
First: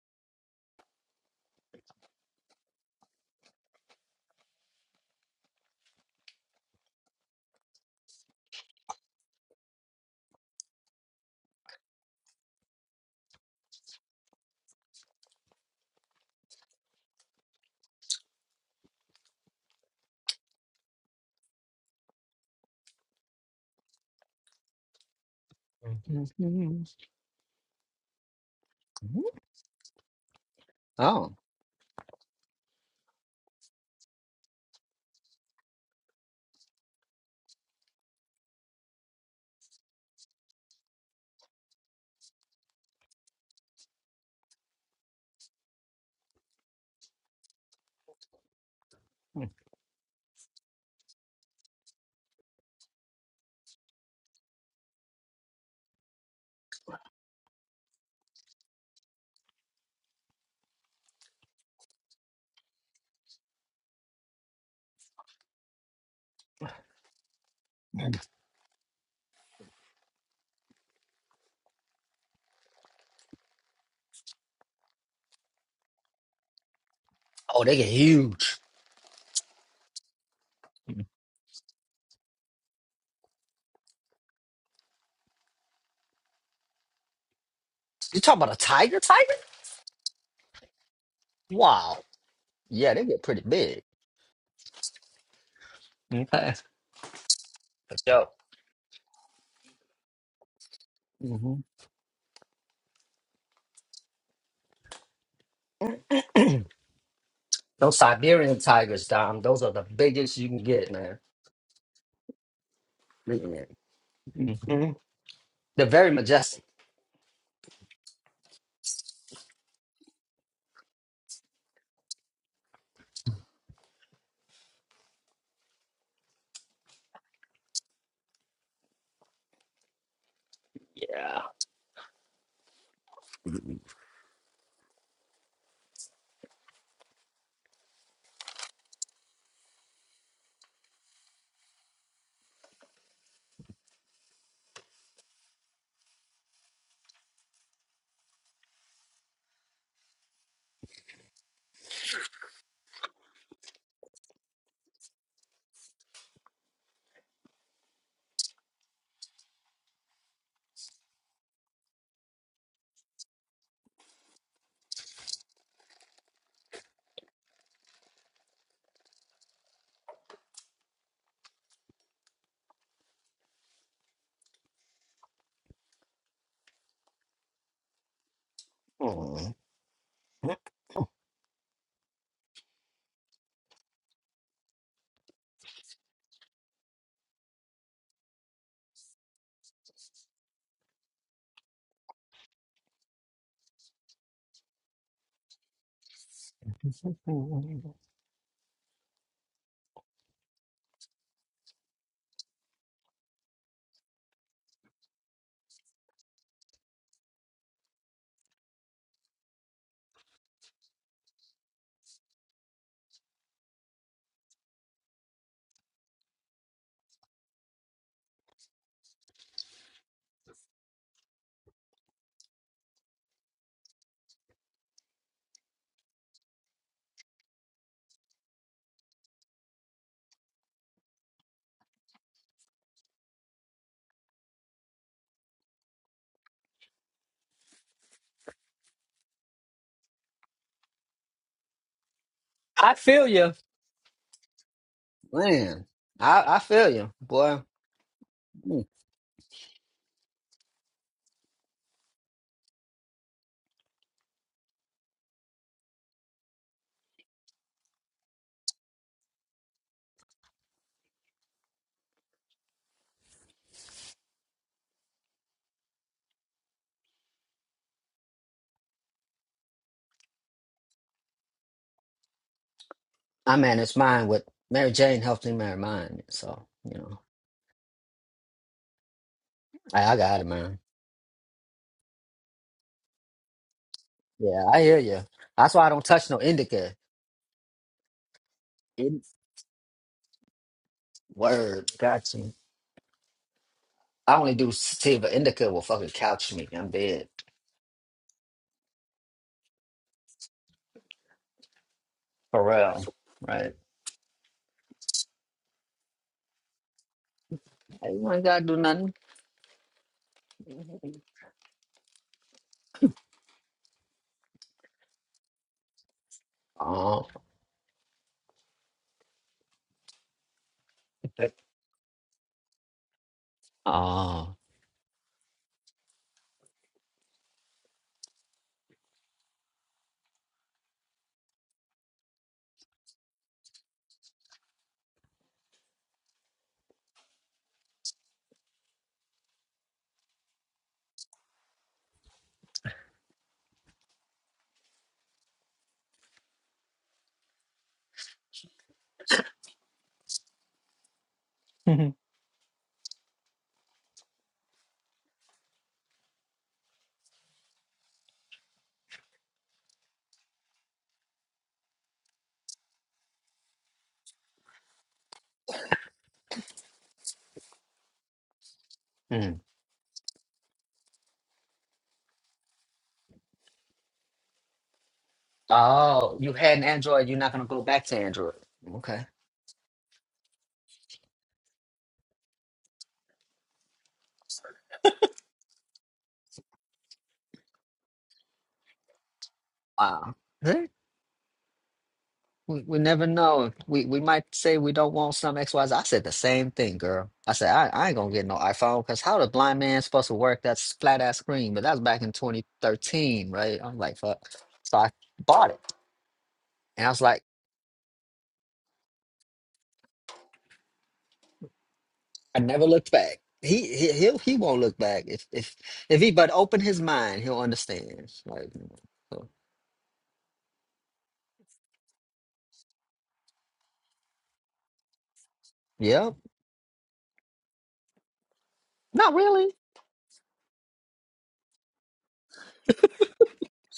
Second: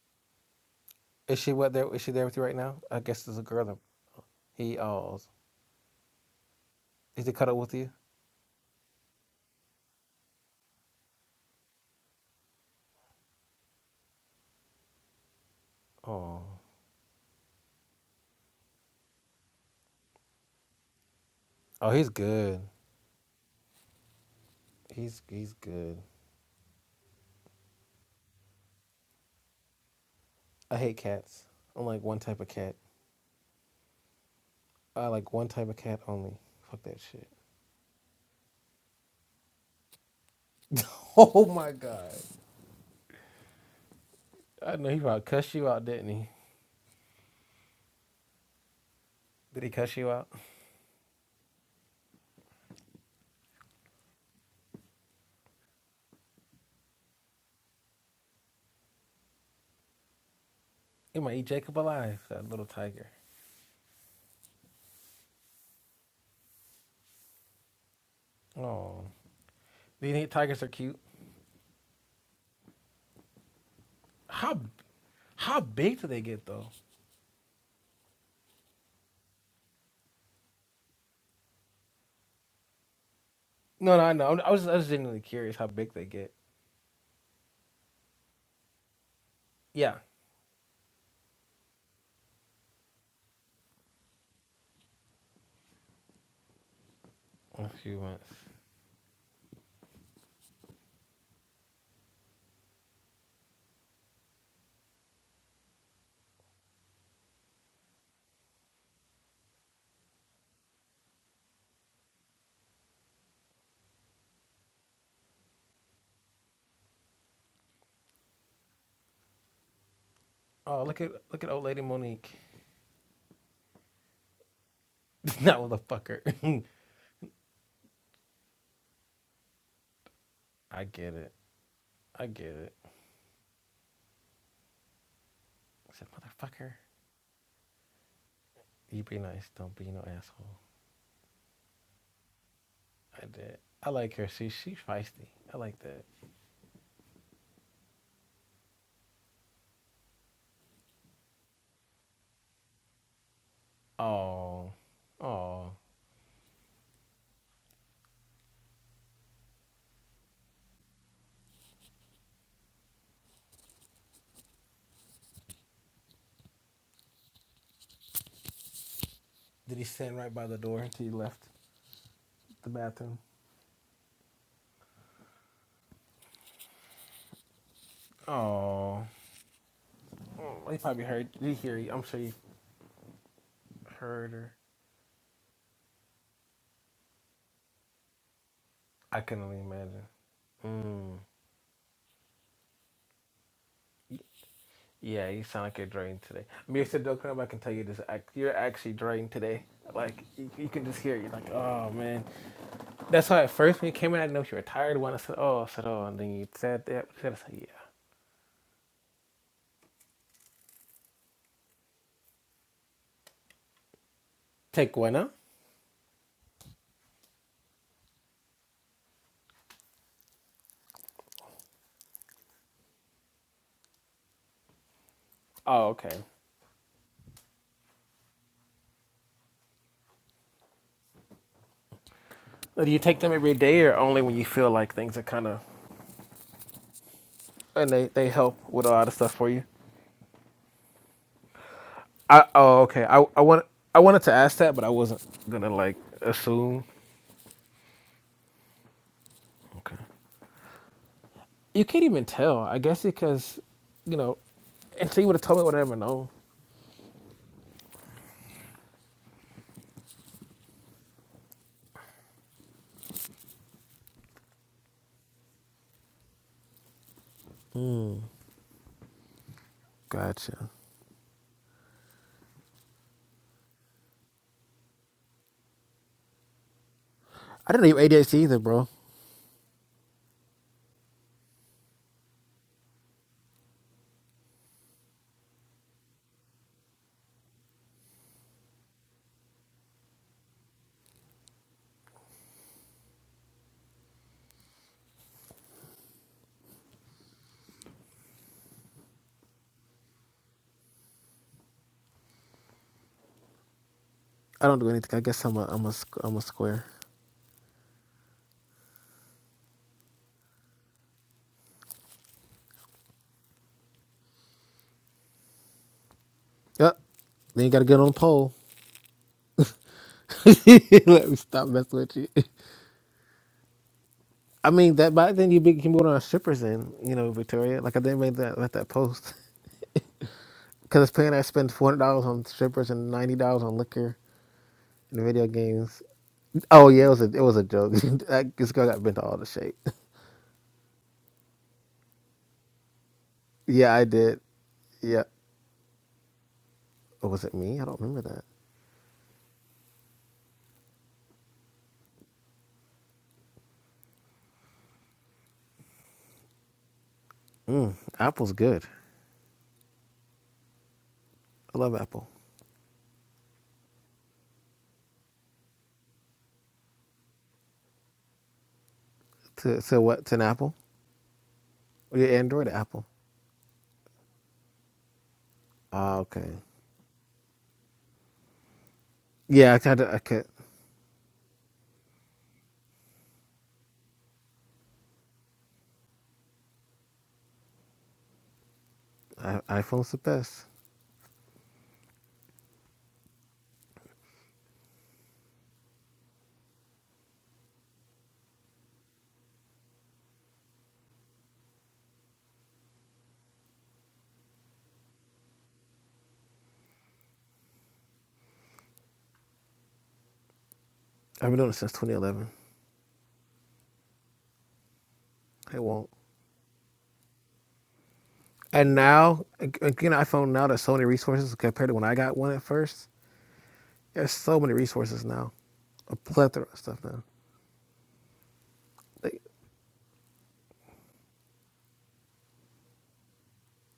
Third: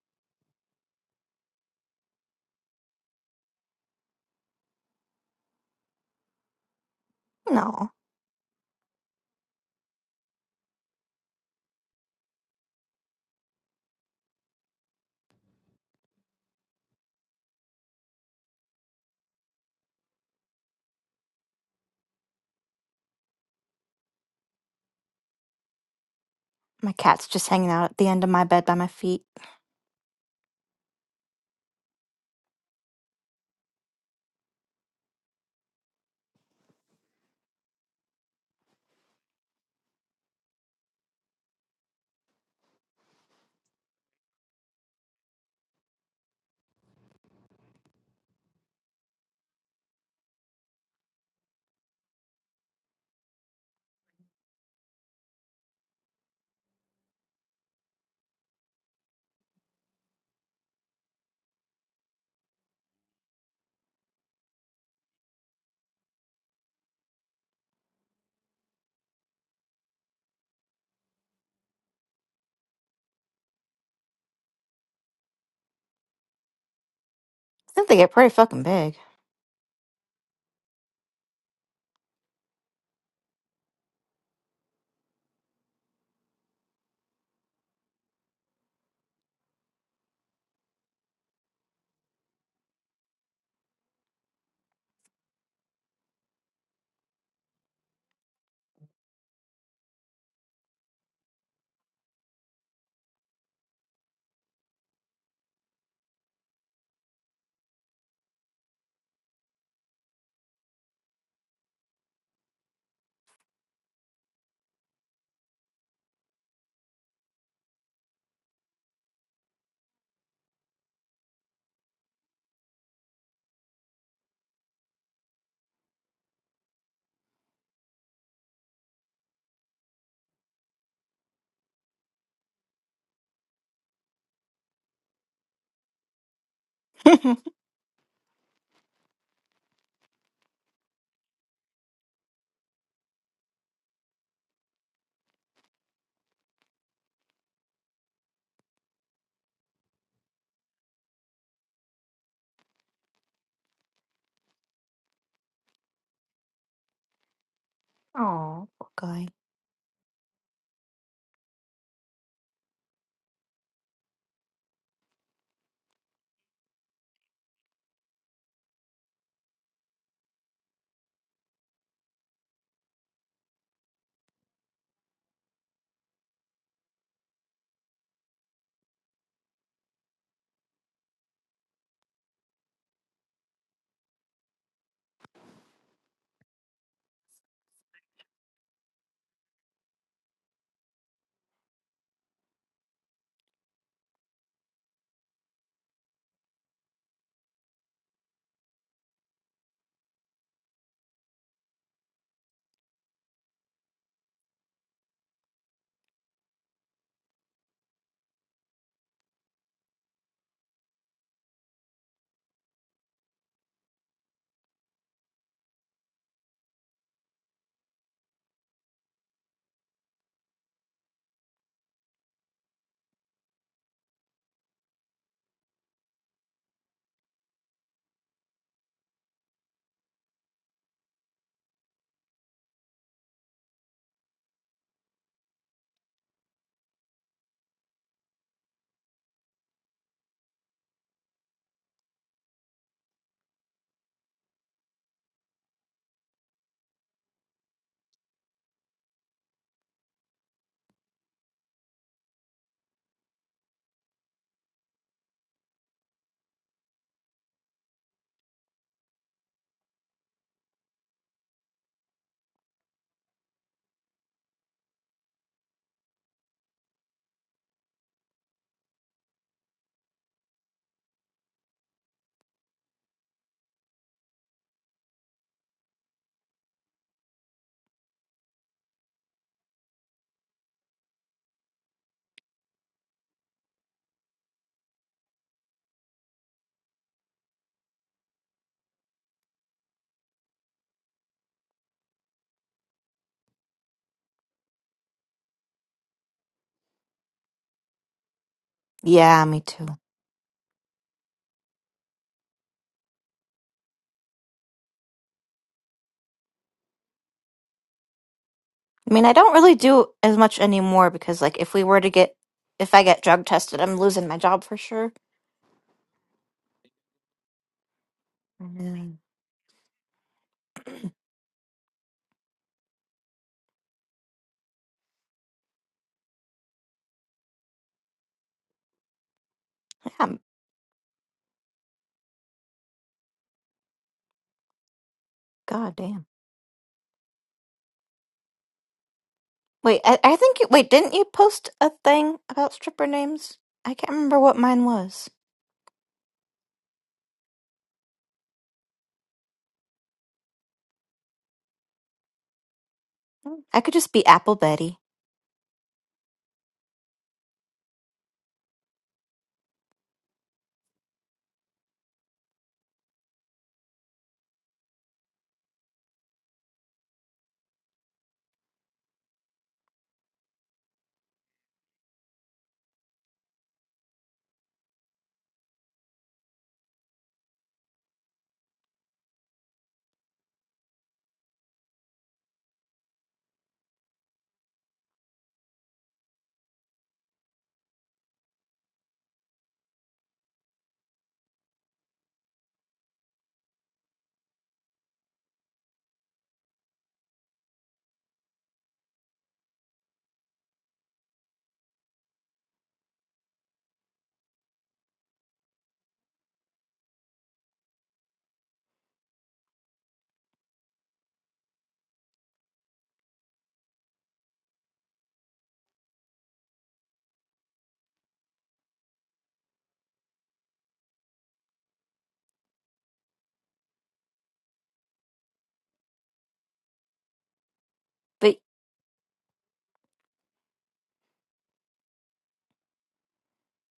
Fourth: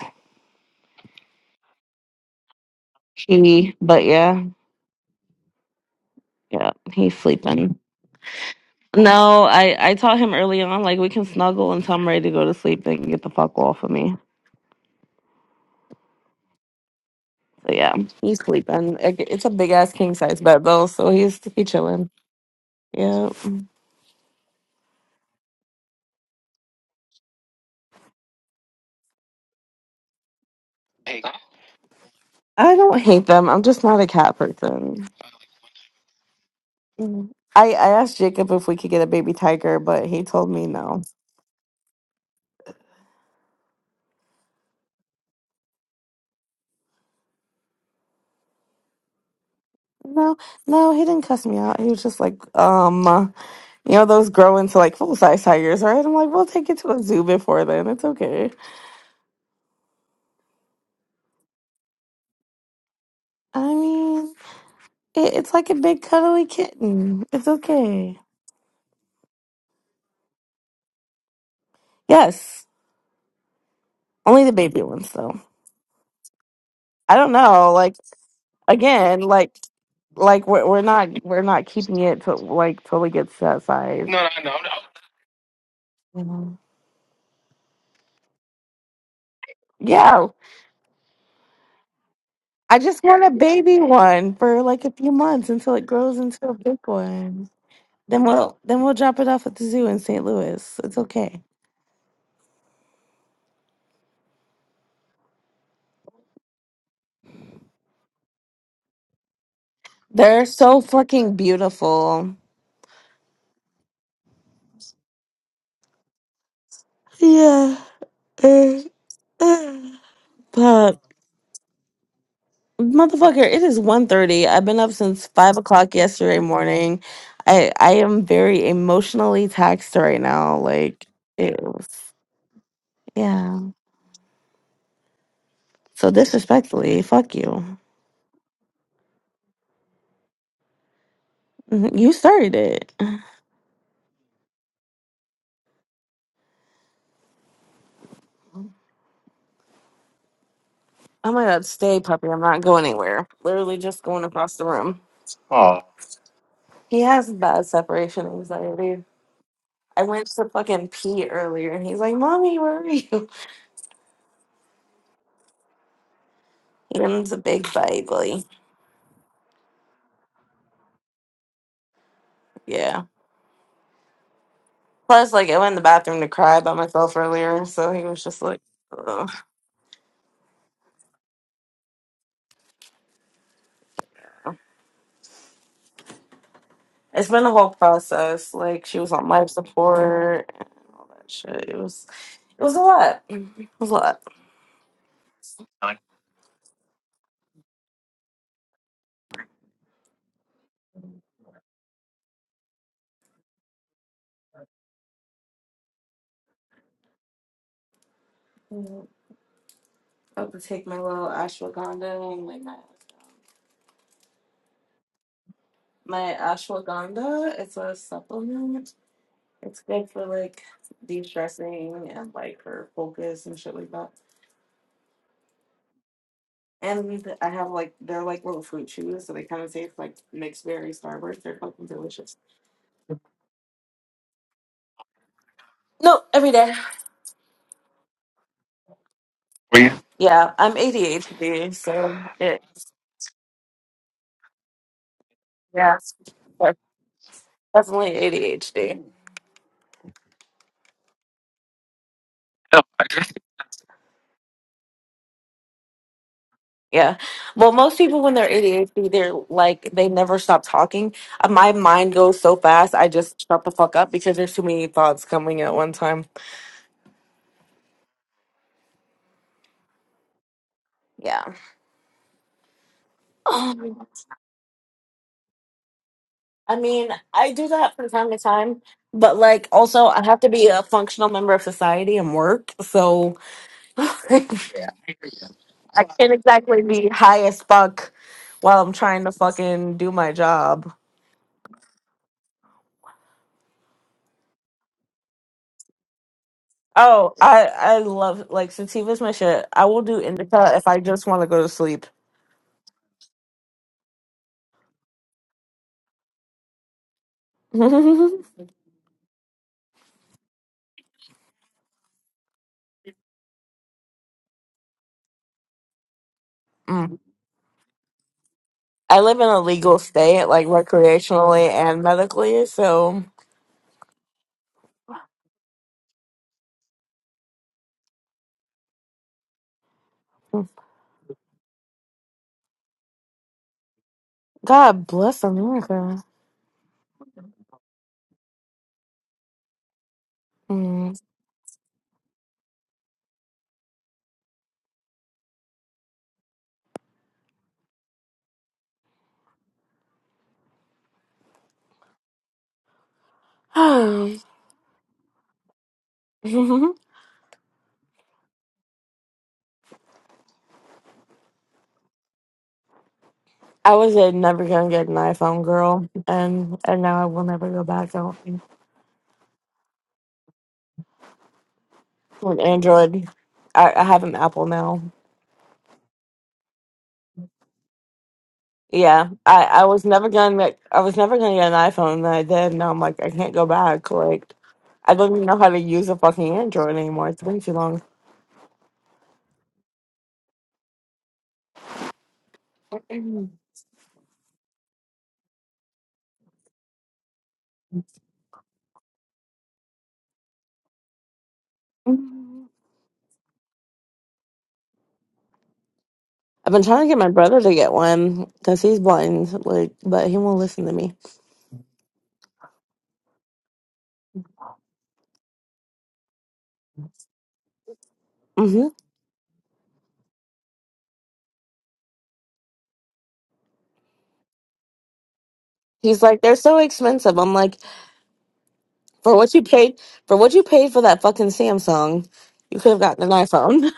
Speaker 3: Is she what there? Is she there with you right now? I guess there's a girl.
Speaker 4: He,
Speaker 3: That
Speaker 4: but yeah,
Speaker 3: he oh,
Speaker 4: yeah, he's
Speaker 3: is he cuddle with
Speaker 4: sleeping.
Speaker 3: you?
Speaker 1: No,
Speaker 4: No, I I taught him early on like we can snuggle until I'm ready to go to sleep and get the fuck off of me.
Speaker 3: Oh,
Speaker 4: So yeah, he's sleeping. It- It's a big ass king size bed though, so he's he
Speaker 3: oh, he's
Speaker 4: chilling.
Speaker 3: good.
Speaker 4: Yeah.
Speaker 3: He's he's good.
Speaker 2: Mhm.
Speaker 1: my cat's just hanging out at the end of my bed by my feet.
Speaker 3: I hate
Speaker 2: oh,
Speaker 3: cats. I'm like one type of cat.
Speaker 4: I don't hate them. I'm just not a cat person.
Speaker 3: I like one type of cat only. Fuck that shit.
Speaker 4: Mm. I, I asked Jacob if we could get a baby tiger, but he told me no.
Speaker 3: Oh my god. I know he probably cussed you out, didn't he? Did he cuss you out?
Speaker 4: No, no, he didn't cuss me out. He was just like, um, uh, you know, those grow into like full size tigers, right? I'm like, we'll take it to a zoo before then. It's okay.
Speaker 3: He might eat Jacob alive. That little tiger.
Speaker 4: I mean, it, it's like a big cuddly kitten. It's okay.
Speaker 3: Oh, do you think tigers are cute?
Speaker 4: Yes, only the
Speaker 3: How
Speaker 4: baby ones though.
Speaker 3: how big do they get though?
Speaker 4: I don't
Speaker 2: oh,
Speaker 4: know.
Speaker 1: I
Speaker 2: they get
Speaker 1: think
Speaker 4: Like
Speaker 1: they get pretty
Speaker 2: huge.
Speaker 1: fucking big.
Speaker 4: again, like like we're we're not we're not keeping it to like till it gets to that
Speaker 3: No, no,
Speaker 4: size.
Speaker 3: I know. I was I was genuinely curious how big they
Speaker 4: no,
Speaker 3: get.
Speaker 4: no.
Speaker 2: You talking about a tiger? Tiger?
Speaker 3: Yeah,
Speaker 4: Yeah,
Speaker 2: Wow.
Speaker 4: I
Speaker 2: Yeah,
Speaker 4: just
Speaker 2: they get
Speaker 4: want a
Speaker 2: pretty
Speaker 4: baby
Speaker 2: big.
Speaker 4: one for like a few months until it grows
Speaker 2: Okay.
Speaker 4: into a
Speaker 2: But
Speaker 4: big one.
Speaker 3: a few
Speaker 4: Then
Speaker 3: months.
Speaker 2: yo,
Speaker 4: we'll then we'll drop it off at the zoo in St. Louis. It's okay.
Speaker 2: hmm those Siberian tigers, Dom, those are the biggest
Speaker 4: They're
Speaker 2: you can
Speaker 4: so
Speaker 2: get, man.
Speaker 4: fucking beautiful.
Speaker 2: Man. Mhm. They're very majestic.
Speaker 4: Yeah. Uh, uh.
Speaker 3: Oh,
Speaker 4: But
Speaker 3: look at look at old lady Monique.
Speaker 4: motherfucker, it is 1.30. I've been up since five
Speaker 3: that
Speaker 4: o'clock yesterday
Speaker 3: motherfucker.
Speaker 4: morning. I I am very emotionally taxed right now.
Speaker 3: I
Speaker 4: Like
Speaker 3: get it.
Speaker 4: it was
Speaker 3: I get it.
Speaker 4: yeah.
Speaker 3: I said,
Speaker 4: So
Speaker 3: motherfucker,
Speaker 4: disrespectfully, fuck you.
Speaker 3: you be nice. Don't be no asshole.
Speaker 4: Mhm, You started it.
Speaker 3: I did. I like her. She she's feisty. I like that.
Speaker 4: I'm gonna stay, puppy. I'm not going anywhere. Literally just going across the
Speaker 3: Oh,
Speaker 4: room.
Speaker 3: oh.
Speaker 4: He has bad separation anxiety. I went to fucking pee earlier and he's like, Mommy, where are you? Him's a big baby.
Speaker 3: Did he stand right by the door until you left the
Speaker 4: Yeah.
Speaker 3: bathroom?
Speaker 4: Plus, like, I went in the bathroom to cry by myself earlier. So he was just like,
Speaker 3: Oh,
Speaker 4: Ugh.
Speaker 2: Mhm.
Speaker 3: oh, he probably heard. Did he hear I'm sure you heard her.
Speaker 4: It's been a whole process. Like, she was
Speaker 3: I
Speaker 4: on
Speaker 3: can
Speaker 4: life
Speaker 3: only imagine.
Speaker 4: support and all
Speaker 3: Mm.
Speaker 4: that shit. It was, it was a lot. It was a lot.
Speaker 3: Yeah, you sound like you're drained today. I Mr. Dokram, I can tell
Speaker 2: Man,
Speaker 3: you this. You're actually drained today. Like, you, you can just hear it. You're like, oh, man. That's why at first when you came in, I didn't know if you were tired. When I said, oh, I said, oh. And then you said that. I said, yeah.
Speaker 4: I have to take my little ashwagandha and lay my ass down.
Speaker 3: Take one, huh?
Speaker 4: My ashwagandha its a supplement. It's good for like de stressing and like for focus and shit like that.
Speaker 3: Oh, okay.
Speaker 4: And I have like they're like little fruit chews, so they kind of taste like mixed berry starburst. They're fucking delicious.
Speaker 3: Do you take them every day or only when you feel like things are kind of,
Speaker 4: No, every day.
Speaker 3: and they, they help with a lot of stuff for you?
Speaker 4: Yeah, I'm ADHD, so
Speaker 3: I,
Speaker 4: it
Speaker 3: oh, okay. I, I, want, I wanted to ask that, but I wasn't going to, like,
Speaker 4: yeah,
Speaker 2: I, I
Speaker 4: that's
Speaker 3: assume.
Speaker 2: feel you, boy.
Speaker 4: definitely
Speaker 2: Mm.
Speaker 4: ADHD.
Speaker 3: Okay. You can't even tell. I guess because, you know, until you would have told me, I would have never known.
Speaker 4: Yeah. Well, most people when they're ADHD, they're like they never stop talking. Uh, My mind goes so fast, I just shut the fuck up because there's too many thoughts coming at one time.
Speaker 3: Gotcha.
Speaker 4: Yeah.
Speaker 2: I managed
Speaker 4: Um,
Speaker 2: mine with Mary Jane helped me marry mine, so
Speaker 4: I
Speaker 2: you
Speaker 4: mean,
Speaker 2: know,
Speaker 4: I do
Speaker 3: I didn't
Speaker 4: that
Speaker 3: know you
Speaker 4: from time
Speaker 3: ADHD
Speaker 4: to
Speaker 3: either,
Speaker 4: time,
Speaker 3: bro.
Speaker 4: but like
Speaker 2: I,
Speaker 4: also
Speaker 2: I
Speaker 4: I have
Speaker 2: got it,
Speaker 4: to be
Speaker 2: man.
Speaker 4: a functional member of society and work, so
Speaker 2: Yeah, I
Speaker 4: Yeah.
Speaker 2: hear you. That's why I don't
Speaker 4: I
Speaker 2: touch
Speaker 4: can't
Speaker 2: no
Speaker 4: exactly
Speaker 2: indica.
Speaker 4: be high as fuck while I'm
Speaker 2: In-
Speaker 4: trying to fucking do my job.
Speaker 2: Word, got you. I only do sativa. Indica will fucking couch me. I'm dead.
Speaker 4: Oh, I I love like sativa's my
Speaker 1: Yeah, me
Speaker 4: shit. I
Speaker 1: too.
Speaker 4: will do indica if I just want to go to sleep.
Speaker 2: For real. Right.
Speaker 3: I don't do anything. I guess I'm a I'm a am a square.
Speaker 2: I ain't gonna to do
Speaker 1: I
Speaker 2: nothing.
Speaker 1: mean, I don't really do as much anymore because, like, if we were to get, if I get drug tested, I'm losing my job for sure.
Speaker 3: Yep.
Speaker 4: Mm.
Speaker 2: Oh.
Speaker 3: Then you gotta get on the pole.
Speaker 1: Yeah,
Speaker 4: I live in a legal state, like
Speaker 3: Let me stop
Speaker 4: recreationally
Speaker 3: messing
Speaker 4: and
Speaker 3: with you.
Speaker 4: medically, so
Speaker 2: Oh.
Speaker 3: I mean that by then you be- can be on strippers in you know Victoria. Like I didn't make that let that post
Speaker 1: Yeah,
Speaker 3: because it's paying. I spend four hundred dollars on strippers and ninety dollars on liquor
Speaker 4: God
Speaker 3: and
Speaker 4: bless
Speaker 3: video
Speaker 1: God
Speaker 3: games.
Speaker 4: America.
Speaker 1: damn.
Speaker 3: Oh yeah, it was a it was a joke. That- this girl got bent to all the shape.
Speaker 1: Wait, I, I think you wait, didn't
Speaker 4: Mm.
Speaker 1: you post a thing about stripper names?
Speaker 3: Yeah,
Speaker 1: I
Speaker 3: I
Speaker 1: can't remember
Speaker 3: did.
Speaker 1: what mine
Speaker 3: Yeah.
Speaker 1: was.
Speaker 3: Or was it me? I don't remember that.
Speaker 1: I could just be Apple Betty.
Speaker 4: I
Speaker 3: Apple's good. I love Apple.
Speaker 4: was a never gonna get an iPhone girl, and and now I will never go back. I don't think.
Speaker 2: Mm.
Speaker 3: To to what? To an apple? Oh, yeah,
Speaker 4: An
Speaker 3: Android, or Apple.
Speaker 4: Android. I, I have an Apple now.
Speaker 3: Ah,
Speaker 2: Oh,
Speaker 3: okay.
Speaker 2: you had an Android. You're not gonna go back to Android. Okay.
Speaker 4: Yeah, I
Speaker 3: Yeah, I
Speaker 4: I
Speaker 3: kind
Speaker 4: was
Speaker 3: of I
Speaker 4: never
Speaker 3: could.
Speaker 4: gonna get, I was never gonna get an iPhone, and I did. Now I'm like I can't go back. Like I don't even know how to use a fucking Android anymore. It's been too long.
Speaker 3: I, iPhone's the
Speaker 2: Wow.
Speaker 3: best.
Speaker 2: We, we
Speaker 4: I've
Speaker 2: never know. We we might say we don't want some X Y Z. I said the same thing, girl. I said I, I ain't gonna get no iPhone because how the blind man supposed to work that s- flat ass screen? But that was back in 2013, right? I was like, fuck. So I bought it,
Speaker 4: been trying
Speaker 2: and
Speaker 4: to
Speaker 2: I
Speaker 4: get
Speaker 2: was
Speaker 4: my
Speaker 2: like,
Speaker 4: brother to get one because he's blind, like, but he won't listen to me.
Speaker 3: I've been doing it since 2011.
Speaker 2: I never looked back. He he he'll, he won't look back if if
Speaker 3: It won't.
Speaker 2: if he but open his mind, he'll understand. Like,
Speaker 4: hmm
Speaker 3: And now,
Speaker 2: so,
Speaker 3: again, iPhone now there's so many resources compared to when I got one at first. There's so many resources now, a
Speaker 4: He's
Speaker 2: yeah,
Speaker 4: like, they're
Speaker 3: plethora
Speaker 4: so
Speaker 3: of stuff now.
Speaker 4: expensive. I'm like.
Speaker 1: But
Speaker 2: not
Speaker 4: For
Speaker 3: Like,
Speaker 4: what you
Speaker 2: really.
Speaker 4: paid for what you paid for that fucking Samsung, you could have gotten an iPhone.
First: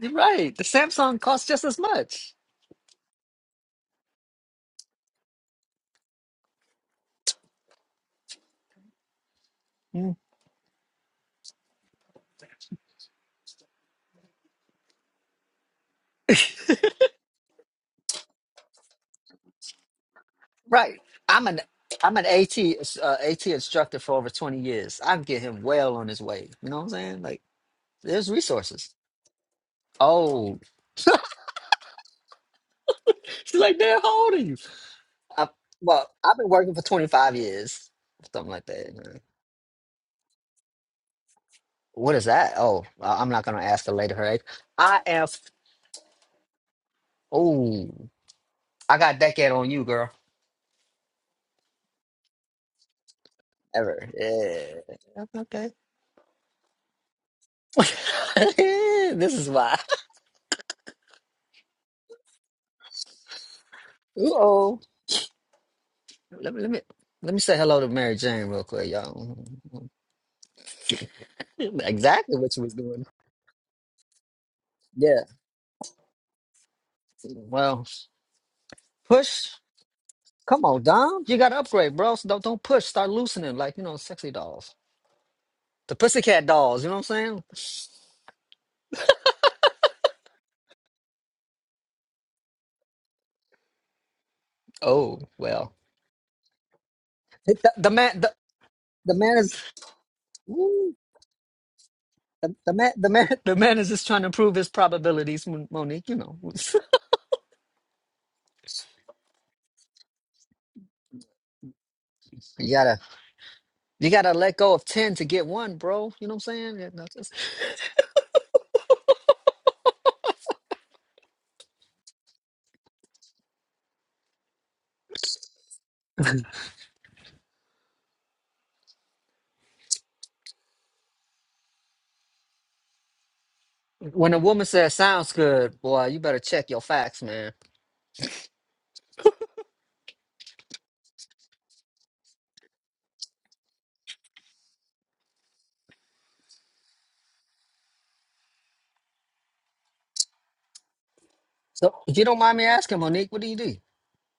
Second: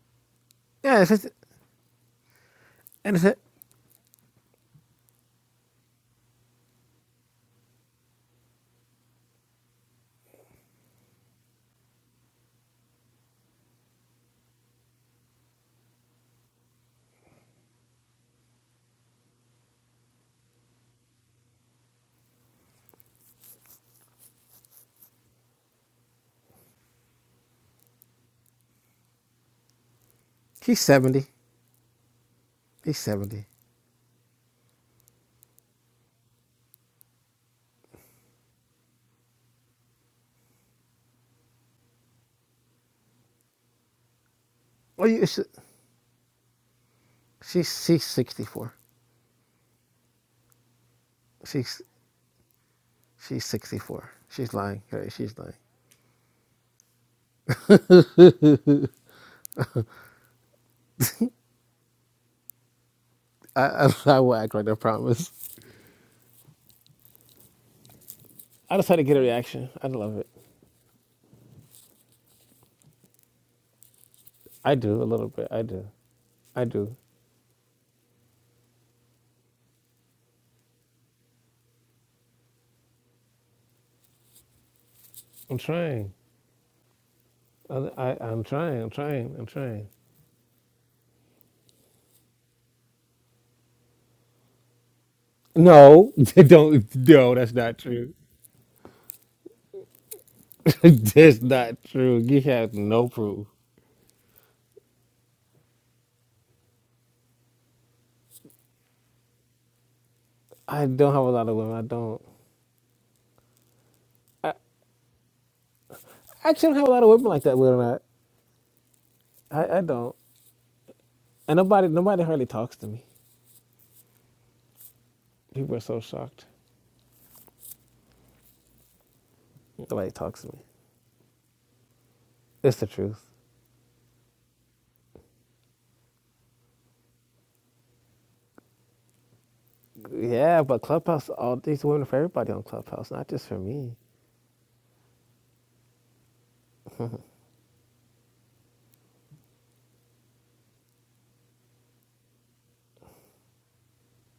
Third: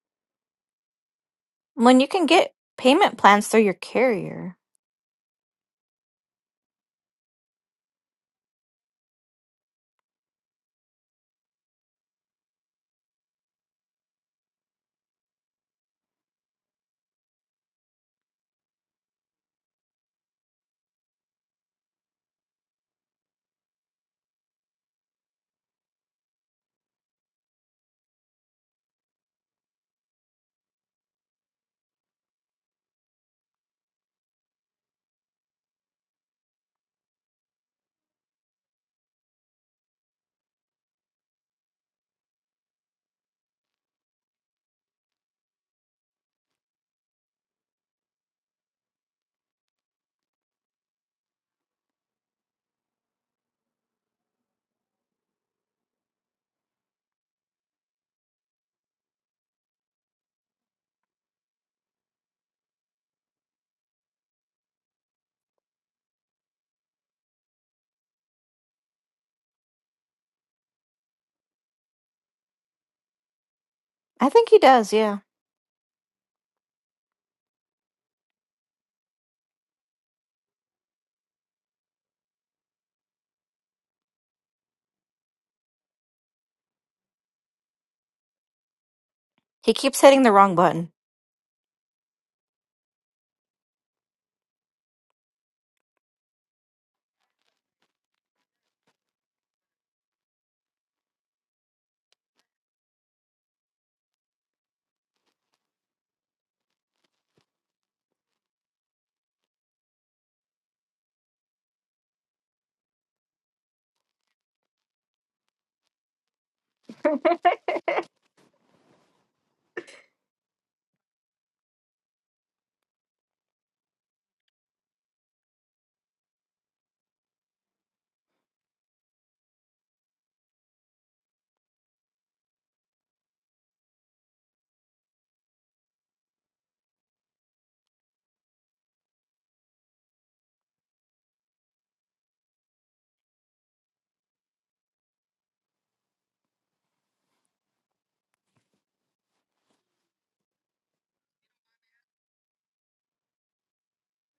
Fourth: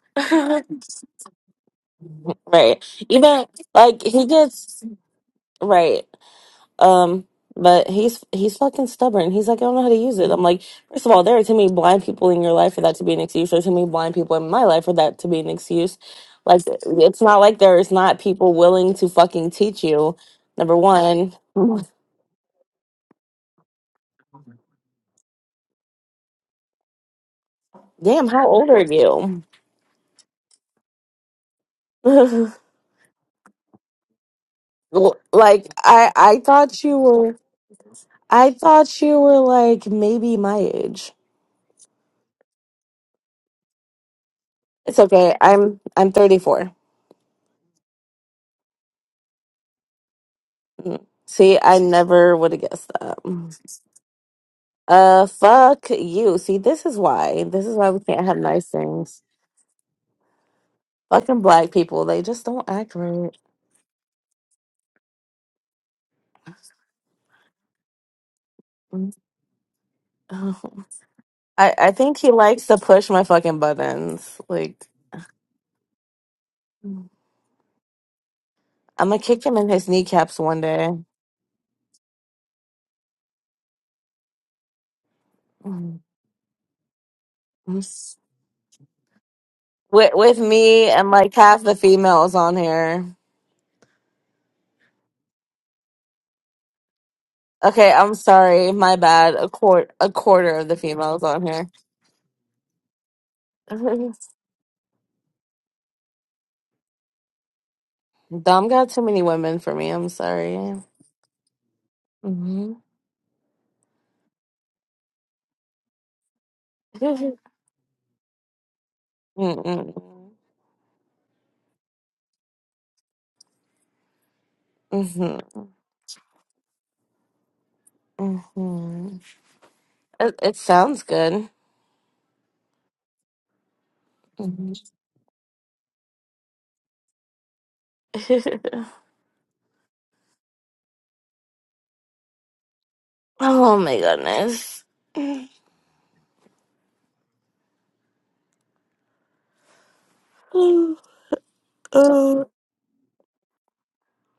Speaker 2: You're right. The
Speaker 3: yeah, if
Speaker 2: Samsung
Speaker 3: it's, just,
Speaker 2: costs just as
Speaker 1: when you can
Speaker 2: much.
Speaker 1: get
Speaker 4: right.
Speaker 3: and
Speaker 1: payment
Speaker 3: it's it.
Speaker 4: Even
Speaker 1: plans through your
Speaker 4: like he
Speaker 1: carrier.
Speaker 4: gets right. Um but he's he's fucking stubborn. He's like, I don't know how to use it. I'm like, first of all, there are too many blind people in your life for that to be an excuse. There's too many blind people in my life for that to be an excuse. Like it's not like there's not people willing to fucking teach you. Number
Speaker 2: Right.
Speaker 4: one.
Speaker 2: I'm an I'm an AT uh, AT instructor for over 20 years. I can get him well on his way. You know what I'm saying? Like
Speaker 4: Damn,
Speaker 2: there's
Speaker 4: how old are
Speaker 2: resources.
Speaker 4: you?
Speaker 2: Oh.
Speaker 3: He's 70.
Speaker 2: She's
Speaker 3: He's 70.
Speaker 2: like, "Damn, how old are you?" I,
Speaker 4: like
Speaker 2: well,
Speaker 4: I
Speaker 2: I've
Speaker 4: I
Speaker 2: been working for
Speaker 4: thought you were.
Speaker 2: 25 years,
Speaker 4: I
Speaker 2: something like that.
Speaker 4: thought
Speaker 2: Uh,
Speaker 4: you were like maybe my age.
Speaker 2: What is that? Oh, I- I'm not going to ask the lady her age.
Speaker 4: It's
Speaker 2: I
Speaker 3: Well, you,
Speaker 2: am
Speaker 4: okay.
Speaker 3: it's,
Speaker 2: f-
Speaker 4: I'm I'm 34.
Speaker 3: she's
Speaker 2: Oh,
Speaker 3: she's 64.
Speaker 2: I got decade on you, girl.
Speaker 4: Mm. See, I
Speaker 3: She's
Speaker 4: never would have guessed that.
Speaker 3: she's
Speaker 4: Mm.
Speaker 2: Ever.
Speaker 3: 64. She's lying. Right?
Speaker 2: Yeah.
Speaker 4: Uh,
Speaker 3: She's lying.
Speaker 2: Okay.
Speaker 4: fuck you. See, this is why. This is why we can't have nice things.
Speaker 2: this is why.
Speaker 4: Fucking black people, they just don't act right.
Speaker 3: I, I I will act like
Speaker 2: Uh
Speaker 3: I promise.
Speaker 2: Let me let me let me say hello to Mary Jane real
Speaker 3: I just
Speaker 2: quick,
Speaker 3: had to
Speaker 4: Mm.
Speaker 3: get a
Speaker 2: y'all.
Speaker 3: reaction. I love it.
Speaker 4: I I think he
Speaker 2: Exactly what you
Speaker 4: likes
Speaker 2: was
Speaker 4: to
Speaker 2: doing.
Speaker 4: push my fucking
Speaker 1: I
Speaker 4: buttons.
Speaker 1: think he
Speaker 3: I
Speaker 4: Like,
Speaker 1: does,
Speaker 3: do a
Speaker 1: yeah.
Speaker 2: Yeah.
Speaker 3: little bit. I do. I do.
Speaker 4: Mm.
Speaker 2: Well,
Speaker 4: I'm gonna kick
Speaker 2: push.
Speaker 4: him in his kneecaps one
Speaker 2: Come on,
Speaker 4: day.
Speaker 2: Dom. You gotta upgrade, bro. So don't don't push. Start loosening, like you know, sexy dolls,
Speaker 3: I'm
Speaker 2: the
Speaker 4: Mm.
Speaker 3: trying.
Speaker 2: pussycat dolls. You know what I'm saying?
Speaker 3: I, I
Speaker 4: With
Speaker 3: I'm trying. I'm trying. I'm
Speaker 1: He
Speaker 3: trying.
Speaker 1: keeps hitting the
Speaker 4: with
Speaker 1: wrong
Speaker 4: me
Speaker 1: button.
Speaker 4: and like half the females on here.
Speaker 2: Oh well.
Speaker 3: No, don't. No, that's
Speaker 2: The,
Speaker 3: not
Speaker 2: the
Speaker 4: Okay,
Speaker 3: true.
Speaker 4: I'm
Speaker 2: man, the,
Speaker 4: sorry. My
Speaker 2: the
Speaker 4: bad.
Speaker 2: man
Speaker 4: A
Speaker 2: is.
Speaker 4: quart a quarter of the
Speaker 2: Woo,
Speaker 4: females
Speaker 3: that's
Speaker 4: on here.
Speaker 3: not true. You
Speaker 2: the,
Speaker 3: have
Speaker 2: the man, the
Speaker 3: no
Speaker 2: man,
Speaker 3: proof.
Speaker 2: the man is just trying to improve his probabilities, Mon- Monique. You know,
Speaker 4: Dom got too many women for me. I'm sorry.
Speaker 3: I don't have a lot of women. I don't.
Speaker 4: Mm-hmm.
Speaker 2: you gotta, you gotta
Speaker 3: I
Speaker 2: let go of ten to get one, bro. You know what
Speaker 3: I actually
Speaker 2: I'm
Speaker 3: don't have a lot of
Speaker 2: saying?
Speaker 3: women like that. Will I? I I don't.
Speaker 4: Mm-mm.
Speaker 3: And nobody nobody hardly talks to me.
Speaker 4: Mm-hmm.
Speaker 3: People are so shocked.
Speaker 4: hmm
Speaker 3: Nobody
Speaker 4: It,
Speaker 3: talks to
Speaker 4: it
Speaker 3: me.
Speaker 4: sounds good.
Speaker 3: It's the truth.
Speaker 2: When a woman
Speaker 4: Mhm.
Speaker 2: says sounds good, boy, you better check your facts, man.
Speaker 3: Yeah, but Clubhouse. All these women are for everybody on Clubhouse, not just for
Speaker 4: oh
Speaker 3: me.
Speaker 4: my goodness.
Speaker 2: So if you don't
Speaker 4: Oh.
Speaker 2: mind me asking, Monique, what do you do?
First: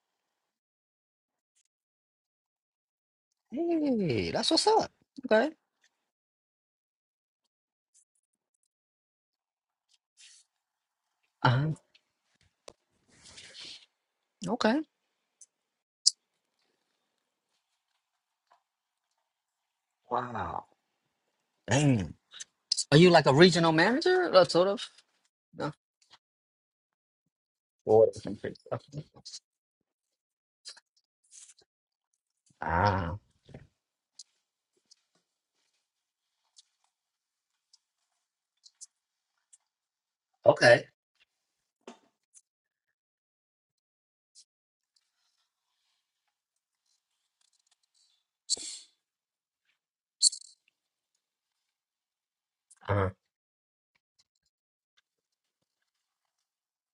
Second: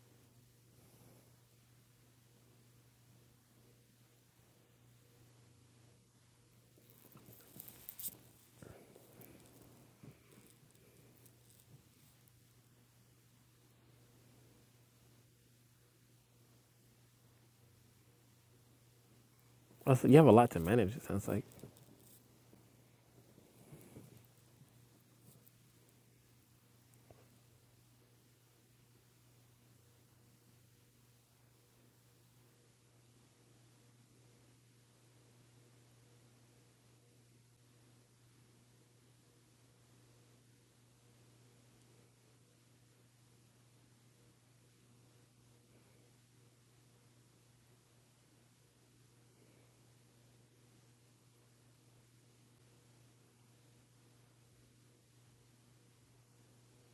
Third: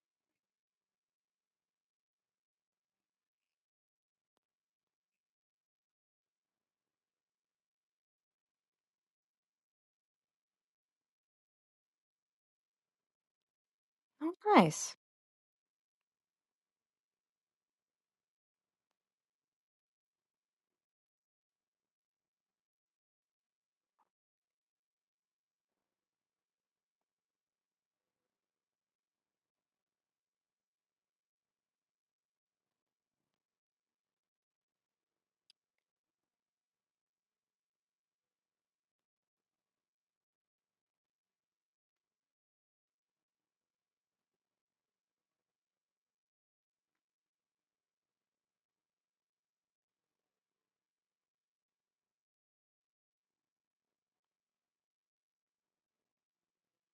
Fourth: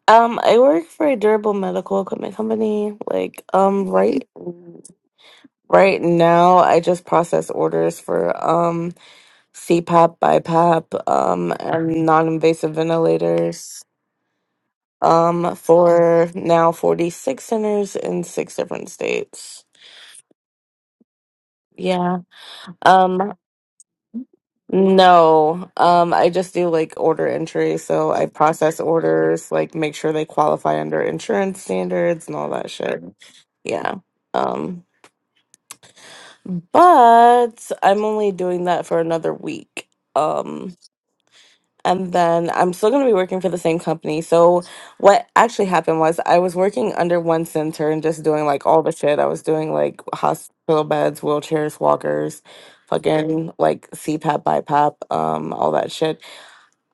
Speaker 4: um, I work for a durable medical equipment company. Like, um, right,
Speaker 2: Hey, that's what's up. Okay.
Speaker 4: right now, I just process orders for um. CPAP, BiPAP, um,
Speaker 2: Uh-huh.
Speaker 4: and non-invasive ventilators
Speaker 1: Oh,
Speaker 2: Okay.
Speaker 1: nice.
Speaker 4: um, for now 46 centers in six different states.
Speaker 3: I you have a lot to
Speaker 2: Wow.
Speaker 3: manage. It sounds like.
Speaker 2: Damn.
Speaker 4: Yeah.
Speaker 2: Are you like a
Speaker 4: Um,
Speaker 2: regional manager? Or sort of?
Speaker 4: no,
Speaker 2: No.
Speaker 4: um, I just do like order entry.
Speaker 2: Sort
Speaker 4: So I
Speaker 2: of.
Speaker 4: process
Speaker 2: Okay.
Speaker 4: orders, like make sure they qualify under insurance standards and all that shit.
Speaker 2: Ah.
Speaker 4: Yeah. Um, but I'm only doing that for another week. Um.
Speaker 2: Okay.
Speaker 4: and then I'm still going to be working for the same company. So what actually happened was I was working under one center and just doing like all the shit. I was doing like hospital beds, wheelchairs, walkers,
Speaker 2: Uh-huh.
Speaker 4: fucking like CPAP, BiPAP, um, all that shit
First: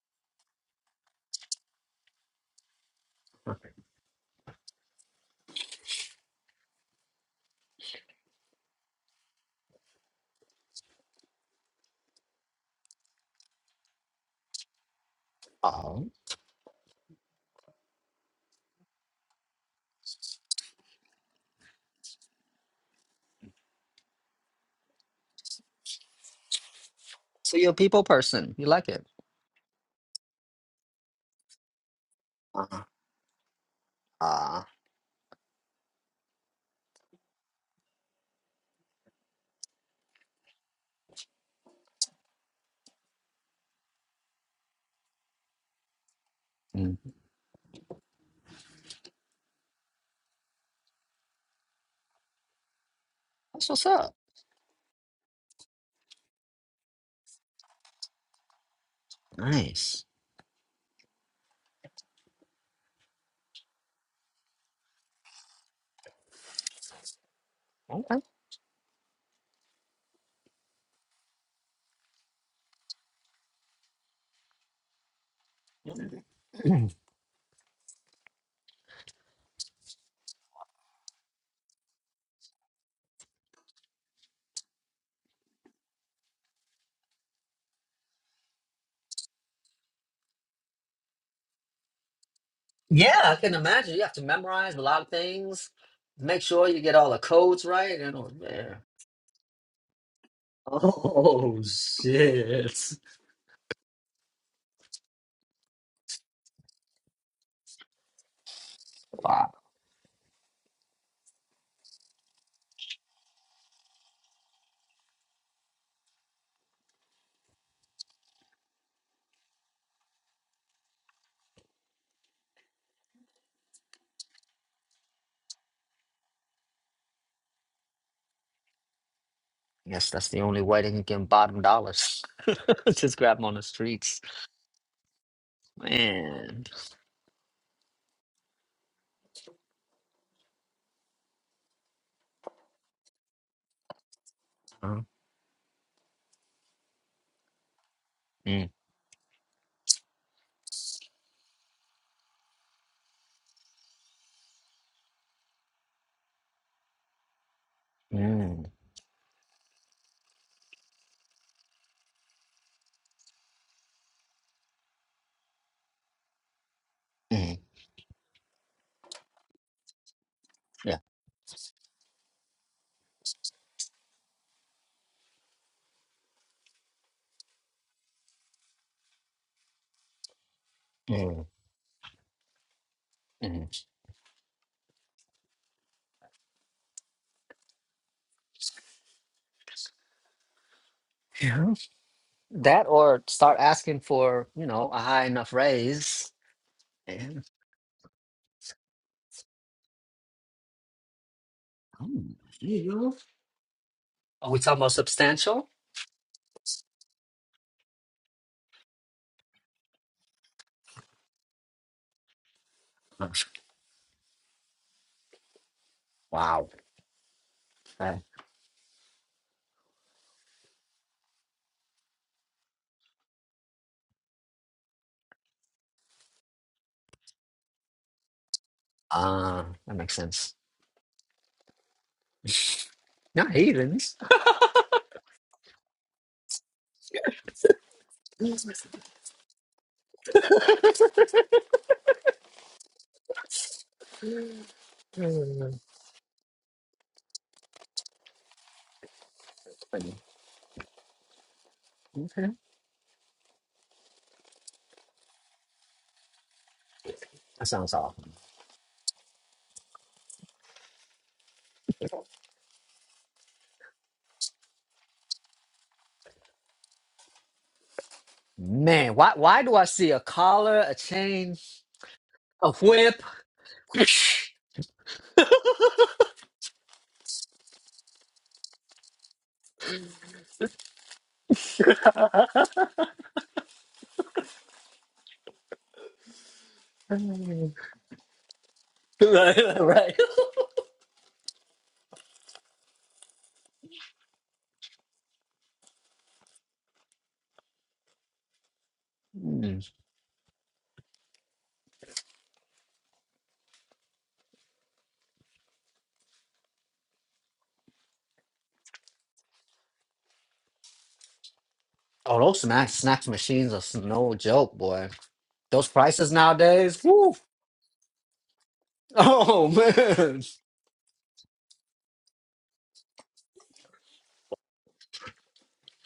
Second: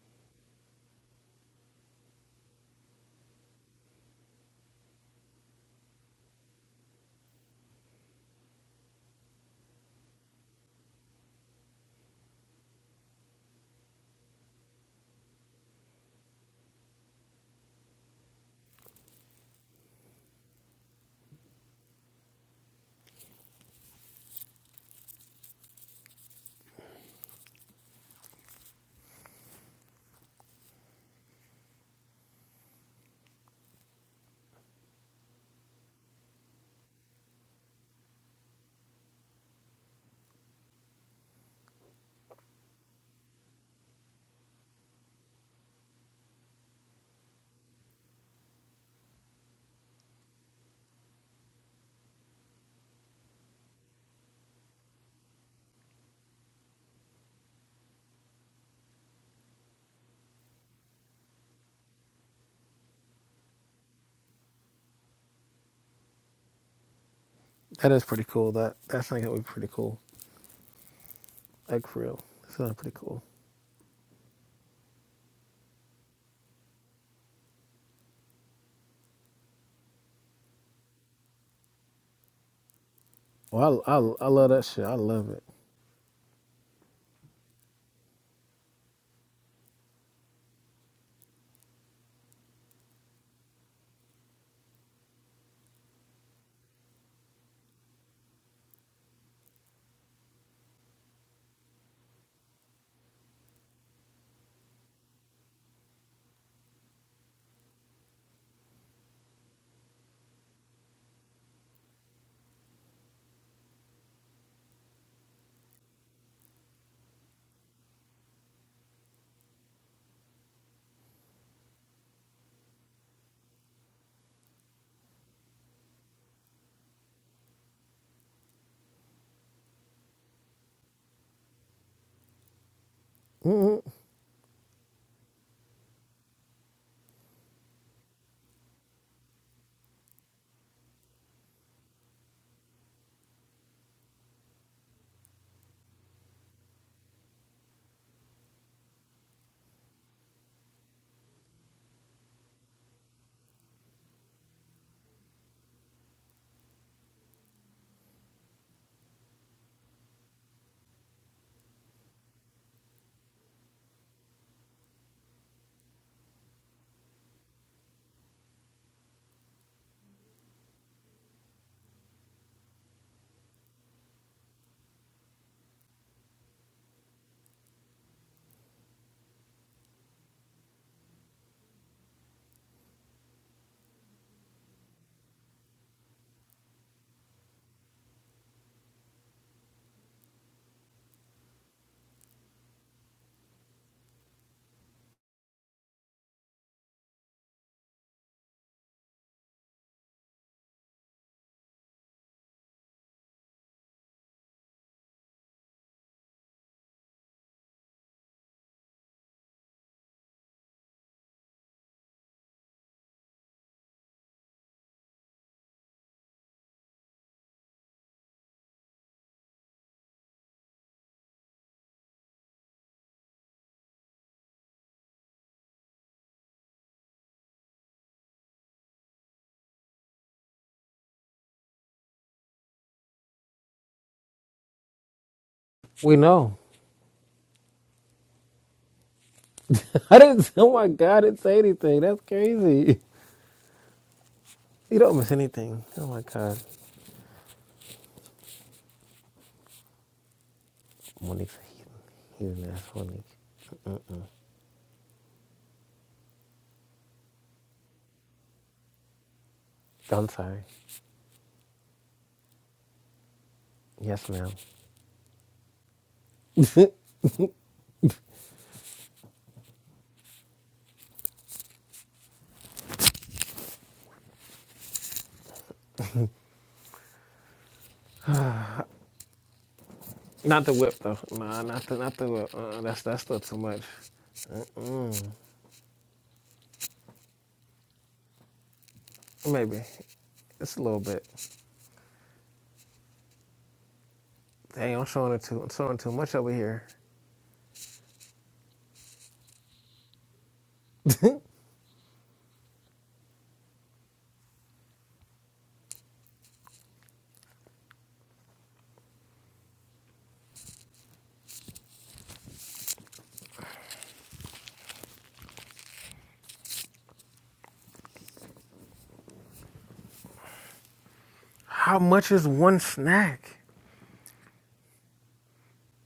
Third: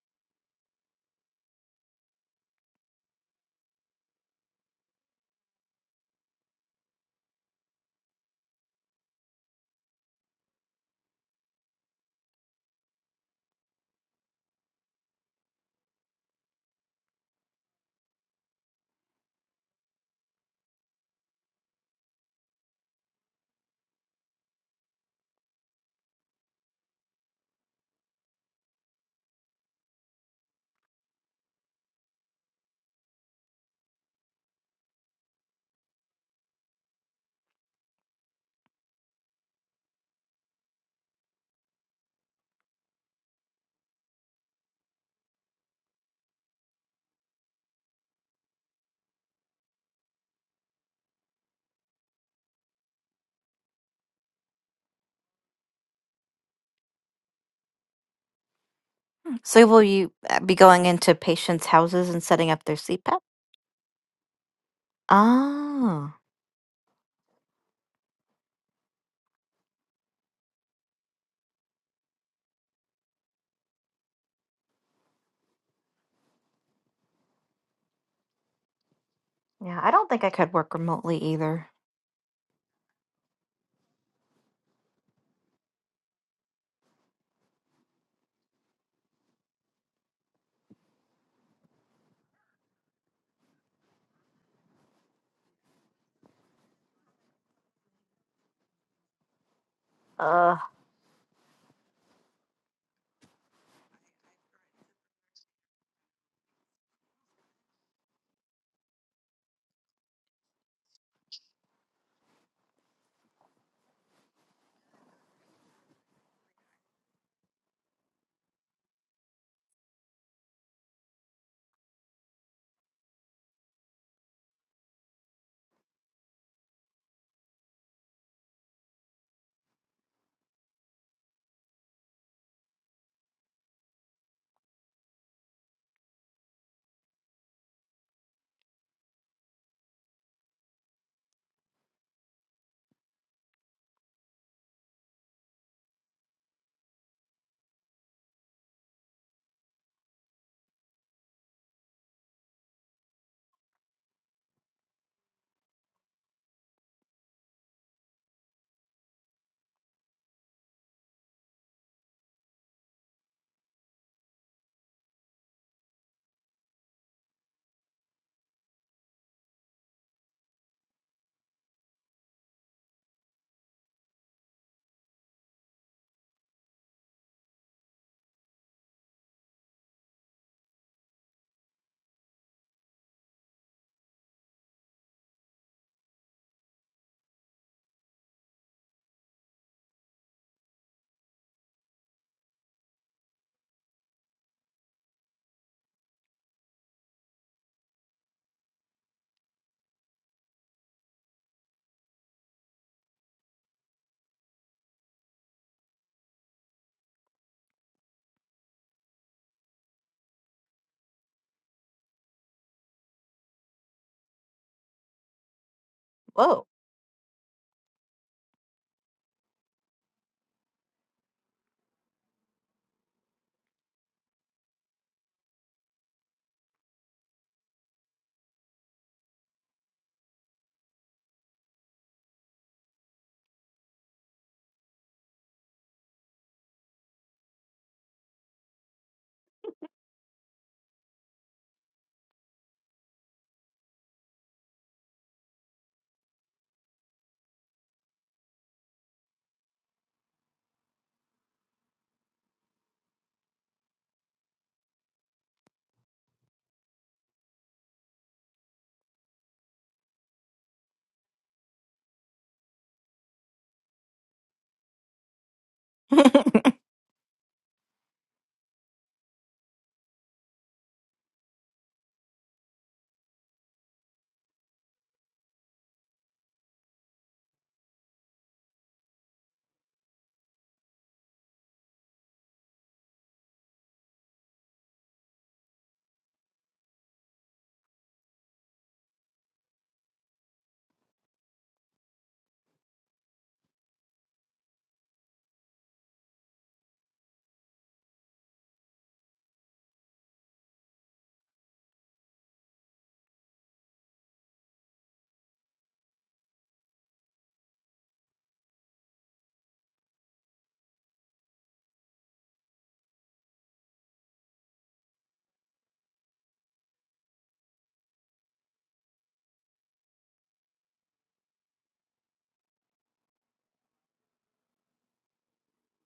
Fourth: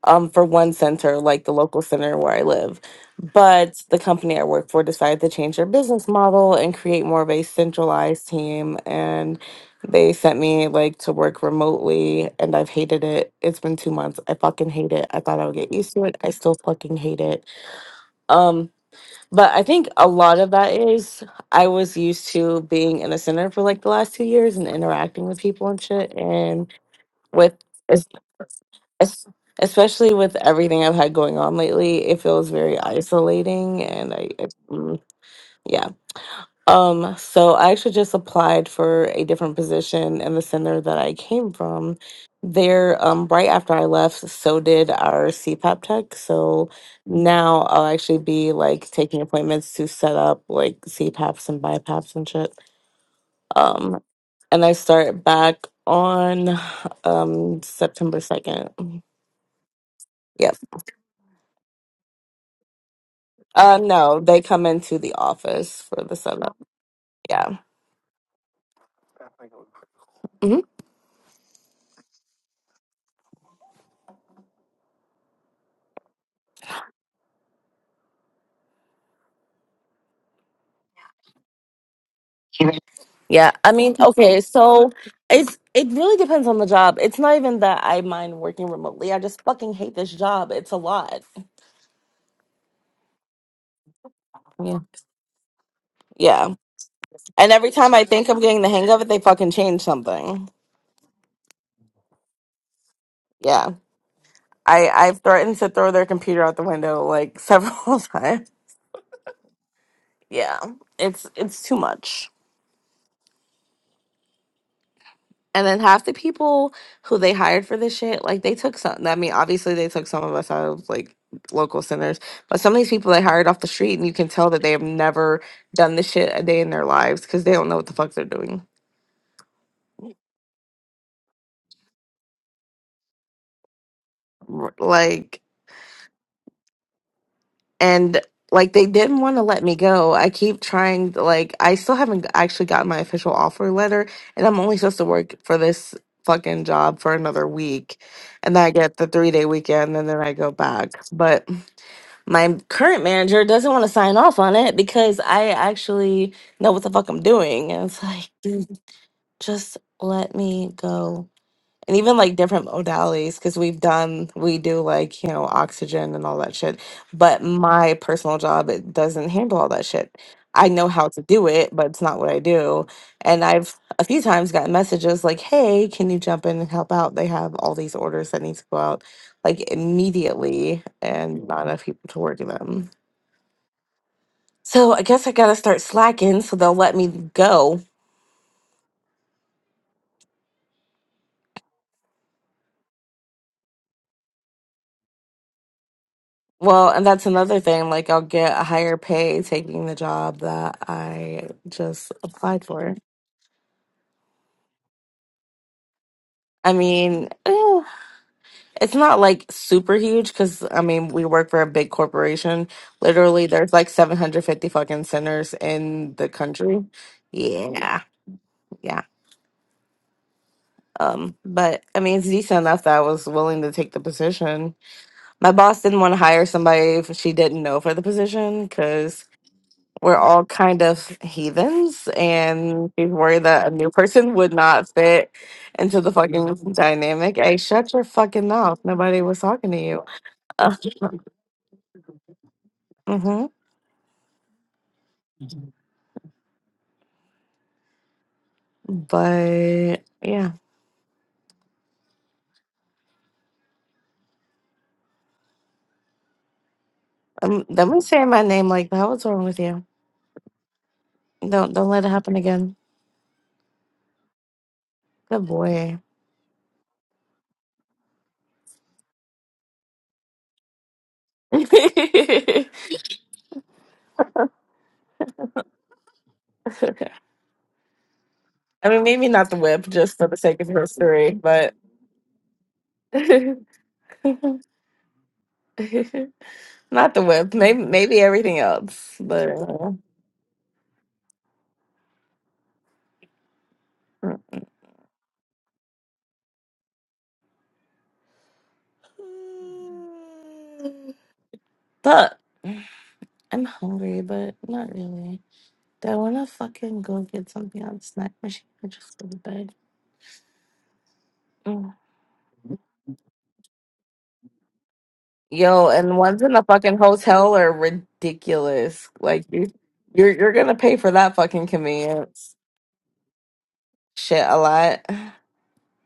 Speaker 4: um, for one center, like the local center where I live. But the company I work for decided to change their business model and create more of a centralized team. And they sent me like to work remotely, and I've hated it. It's been two months. I fucking hate it. I thought I would get used to
Speaker 2: Oh.
Speaker 4: it. I still fucking hate it. Um, but I think a lot of that is I was used to being in a center for like the last two years and interacting with people and shit, and with
Speaker 2: So you're a people person. You like it.
Speaker 4: es- especially with everything I've had going on lately, it feels very isolating and I, it,
Speaker 2: Ah.
Speaker 4: mm, yeah. Um, so I actually just applied for a different position in the center that I came from. There, um, right after I left, so did our CPAP tech. So
Speaker 2: Mm.
Speaker 4: now I'll actually be like taking appointments to set up like CPAPs and BiPAPs and shit.
Speaker 2: That's what's
Speaker 4: Um,
Speaker 2: up.
Speaker 4: and I start back on um September 2nd.
Speaker 1: So will
Speaker 2: Nice.
Speaker 1: you uh, be
Speaker 4: Yep.
Speaker 1: going into patients' houses and setting up their CPAP?
Speaker 4: Uh, no, they come into the office for
Speaker 1: Oh.
Speaker 4: the setup. Yeah.
Speaker 3: That is
Speaker 2: Okay.
Speaker 3: pretty cool. That that thing would be pretty cool.
Speaker 4: hmm
Speaker 3: Like for real, that sounds pretty cool.
Speaker 1: Yeah, I don't think I could work remotely either.
Speaker 4: Yeah. I
Speaker 3: Well, I,
Speaker 4: mean,
Speaker 3: I, I
Speaker 4: okay.
Speaker 3: love that shit.
Speaker 4: So
Speaker 3: I love it.
Speaker 4: it's, it really depends on the job. It's not even that I mind working remotely. I just fucking hate this job. It's a lot.
Speaker 2: yeah, I can imagine. You have to memorize
Speaker 4: Yeah.
Speaker 2: a lot of things. Make
Speaker 4: Yeah.
Speaker 2: sure you get all the
Speaker 4: And
Speaker 2: codes
Speaker 4: every time
Speaker 2: right.
Speaker 4: I
Speaker 2: And
Speaker 4: think
Speaker 2: all,
Speaker 4: I'm getting the
Speaker 2: yeah.
Speaker 4: hang of it, they fucking change something.
Speaker 2: Oh shit.
Speaker 4: Yeah. I, I've threatened to throw their computer out the window like several times.
Speaker 2: Wow.
Speaker 4: Yeah. It's, it's too much. And then half the people who they hired for this shit, like they took some. I mean, obviously they took some of us out of like local centers, but some of these people they hired off the street, and you can tell that they have never done this shit a day in their lives because they don't know what the fuck they're doing.
Speaker 2: I guess that's the only way they can get bottom dollars. Just grab them on the
Speaker 3: Mhm.
Speaker 2: streets.
Speaker 4: R- Like,
Speaker 2: Man.
Speaker 4: and like they didn't want to let me go. I keep trying. to, Like, I still haven't actually gotten my official offer letter, and I'm only supposed
Speaker 2: Huh?
Speaker 4: to work for this fucking job for another week, and then
Speaker 2: Mm,
Speaker 4: I get the three day weekend, and then I go back. But. my current manager doesn't want to sign off on it because I actually know what the fuck I'm doing. And it's like,
Speaker 2: mm,
Speaker 4: dude, just let me go. And even like different modalities, because we've done, we do like, you know, oxygen and all that shit. But
Speaker 2: mm,
Speaker 4: my personal job, it doesn't handle all that shit. I know
Speaker 2: yeah,
Speaker 4: how to do it, but it's not what I do. And I've a few times gotten messages like, hey, can you jump in and help out? They have all these orders that need to go out like immediately and
Speaker 2: mm,
Speaker 4: not enough people to work them.
Speaker 2: mm.
Speaker 4: So I guess I gotta start slacking so they'll let me go.
Speaker 2: That or start asking for, you know, a high enough raise.
Speaker 4: Well, and that's
Speaker 2: And,
Speaker 4: another thing. Like I'll get a higher pay taking the job that I
Speaker 2: oh,
Speaker 4: just applied
Speaker 2: you
Speaker 4: for.
Speaker 2: go. Are we talking about substantial?
Speaker 4: I mean, eh, it's not like super huge because I mean we work for a big corporation.
Speaker 2: Uh,
Speaker 4: Literally, there's like 750 fucking centers in the
Speaker 1: Whoa.
Speaker 2: Wow.
Speaker 4: country. Yeah,
Speaker 2: Okay.
Speaker 4: yeah. Um, but I mean, it's decent enough that I was willing to take the position. My boss didn't want to hire somebody if she didn't know for the position because
Speaker 2: Ah, that makes
Speaker 4: we're all
Speaker 2: sense.
Speaker 4: kind of heathens and she's worried
Speaker 2: Not
Speaker 4: that a new
Speaker 2: heathens.
Speaker 4: person would not fit into the
Speaker 3: We
Speaker 4: fucking
Speaker 3: know.
Speaker 4: dynamic. Hey, shut your fucking mouth. Nobody was talking to you.
Speaker 3: I didn't. Oh my god! I didn't say anything. That's crazy.
Speaker 4: hmm
Speaker 3: You don't miss anything. Oh my god.
Speaker 4: But yeah.
Speaker 3: Monique's a heathen.
Speaker 2: Okay.
Speaker 3: He's an ass, Monique.
Speaker 4: Um,
Speaker 2: That
Speaker 4: don't
Speaker 2: sounds
Speaker 4: be
Speaker 2: awful.
Speaker 4: saying my name like that. What's wrong with you?
Speaker 3: I'm sorry.
Speaker 4: Don't don't let it happen again.
Speaker 3: Yes, ma'am.
Speaker 4: Good boy.
Speaker 2: Man, why why do I see a collar, a chain?
Speaker 4: I
Speaker 2: A whip.
Speaker 4: mean, maybe not the whip, just for the sake
Speaker 3: not
Speaker 4: of
Speaker 3: the whip though.
Speaker 4: history,
Speaker 3: Nah,
Speaker 4: but
Speaker 3: not the not the whip. Uh, that's that's
Speaker 4: not
Speaker 3: still too much.
Speaker 4: the whip. Maybe maybe everything else, but.
Speaker 3: Maybe it's a little bit.
Speaker 4: uh,
Speaker 3: Dang, I'm showing it too. I'm showing too much over here.
Speaker 2: Mm.
Speaker 4: But I'm hungry, but not really. Do I want to fucking go get something on the snack machine or just go to bed? Mm.
Speaker 2: Oh, those snack snacks machines are s- no joke, boy.
Speaker 4: Yo,
Speaker 2: Those
Speaker 4: and
Speaker 2: prices
Speaker 4: ones in the fucking
Speaker 2: nowadays, woo.
Speaker 4: hotel are ridiculous. Like you,
Speaker 2: Oh
Speaker 4: you're
Speaker 2: man,
Speaker 4: you're gonna pay for that fucking
Speaker 3: How much is
Speaker 4: convenience.
Speaker 3: one snack?
Speaker 4: Shit, a lot.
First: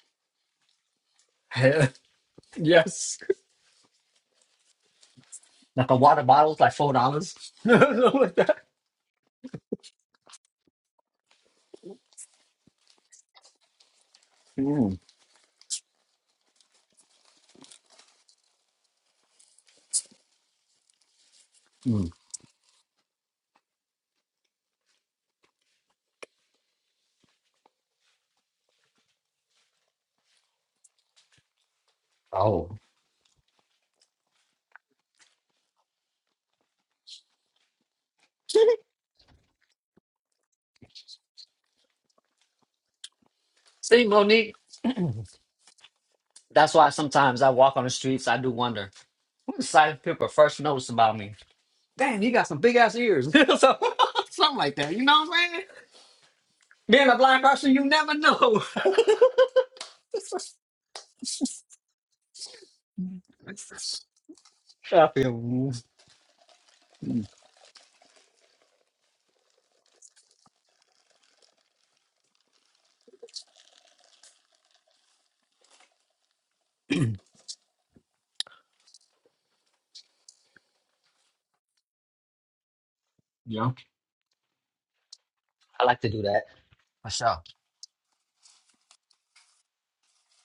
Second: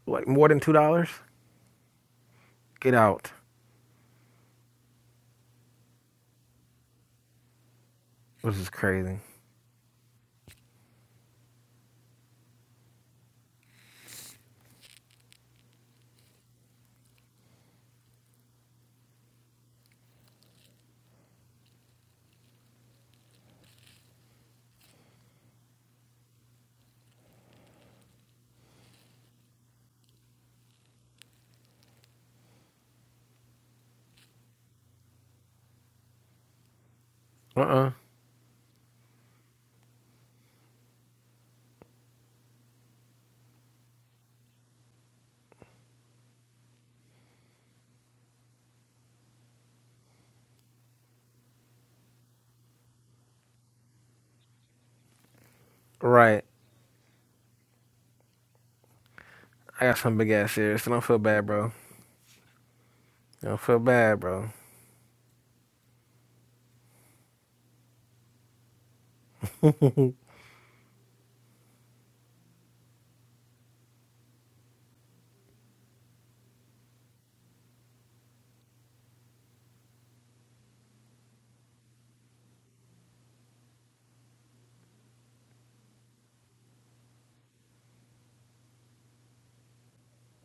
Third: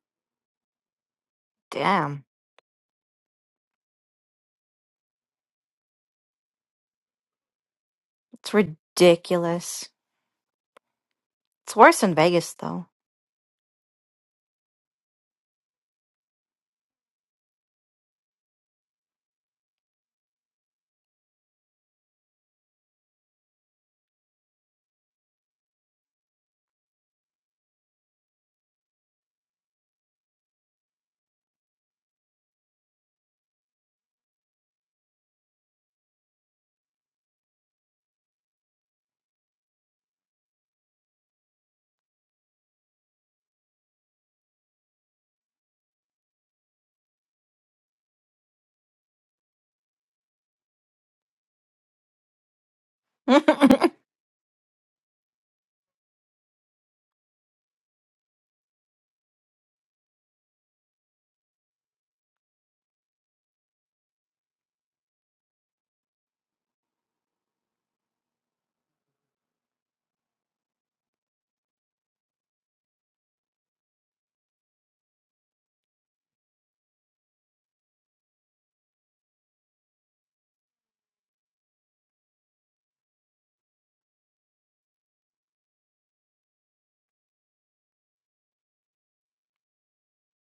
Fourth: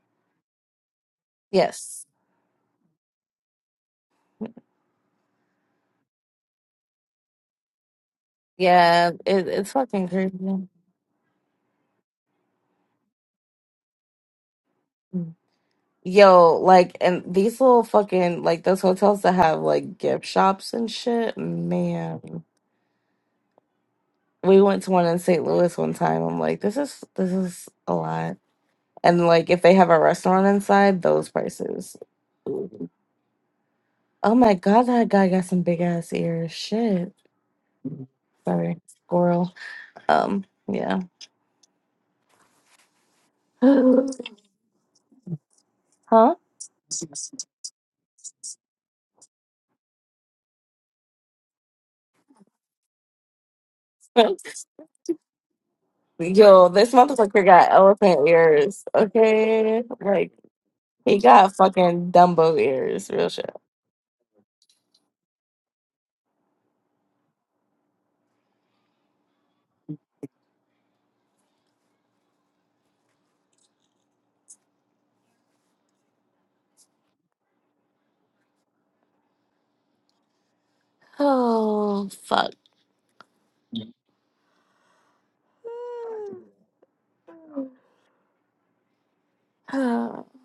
Speaker 3: Like more than two dollars?
Speaker 2: Heck,
Speaker 4: Yes.
Speaker 1: Damn.
Speaker 3: Get
Speaker 2: yes.
Speaker 3: out.
Speaker 2: Like a water bottle is like four dollars.
Speaker 1: It's
Speaker 3: This is
Speaker 4: Yeah,
Speaker 3: crazy.
Speaker 4: it, it's
Speaker 1: ridiculous.
Speaker 4: fucking crazy.
Speaker 1: It's worse in Vegas, though.
Speaker 4: Mm. Yo, like, and these little fucking like those hotels that have like gift shops and shit, man. we went to one in St. Louis one time. I'm like, this is this is a lot. And like if they have a restaurant inside, those prices.
Speaker 2: Oh.
Speaker 4: Oh my god, that guy got some big ass ears. Shit.
Speaker 3: Uh uh
Speaker 4: Sorry, squirrel. Um, yeah.
Speaker 2: See,
Speaker 4: huh?
Speaker 2: Monique, that's why sometimes I walk on the streets. I do wonder what decided people first notice about me. Damn, you got some big ass ears, So- something like that. You know what I'm saying?
Speaker 3: Right.
Speaker 4: Yo, this
Speaker 2: Being a
Speaker 4: motherfucker
Speaker 2: blind
Speaker 4: got
Speaker 2: person, you never
Speaker 4: elephant
Speaker 2: know.
Speaker 4: ears. Okay.
Speaker 3: I got some
Speaker 4: Like
Speaker 3: big ass ears, so don't feel
Speaker 4: he
Speaker 3: bad,
Speaker 4: got
Speaker 3: bro.
Speaker 4: fucking Dumbo ears, real shit.
Speaker 3: Don't feel bad, bro.
Speaker 2: I feel.
Speaker 4: Oh fuck.
Speaker 2: I like to do that myself.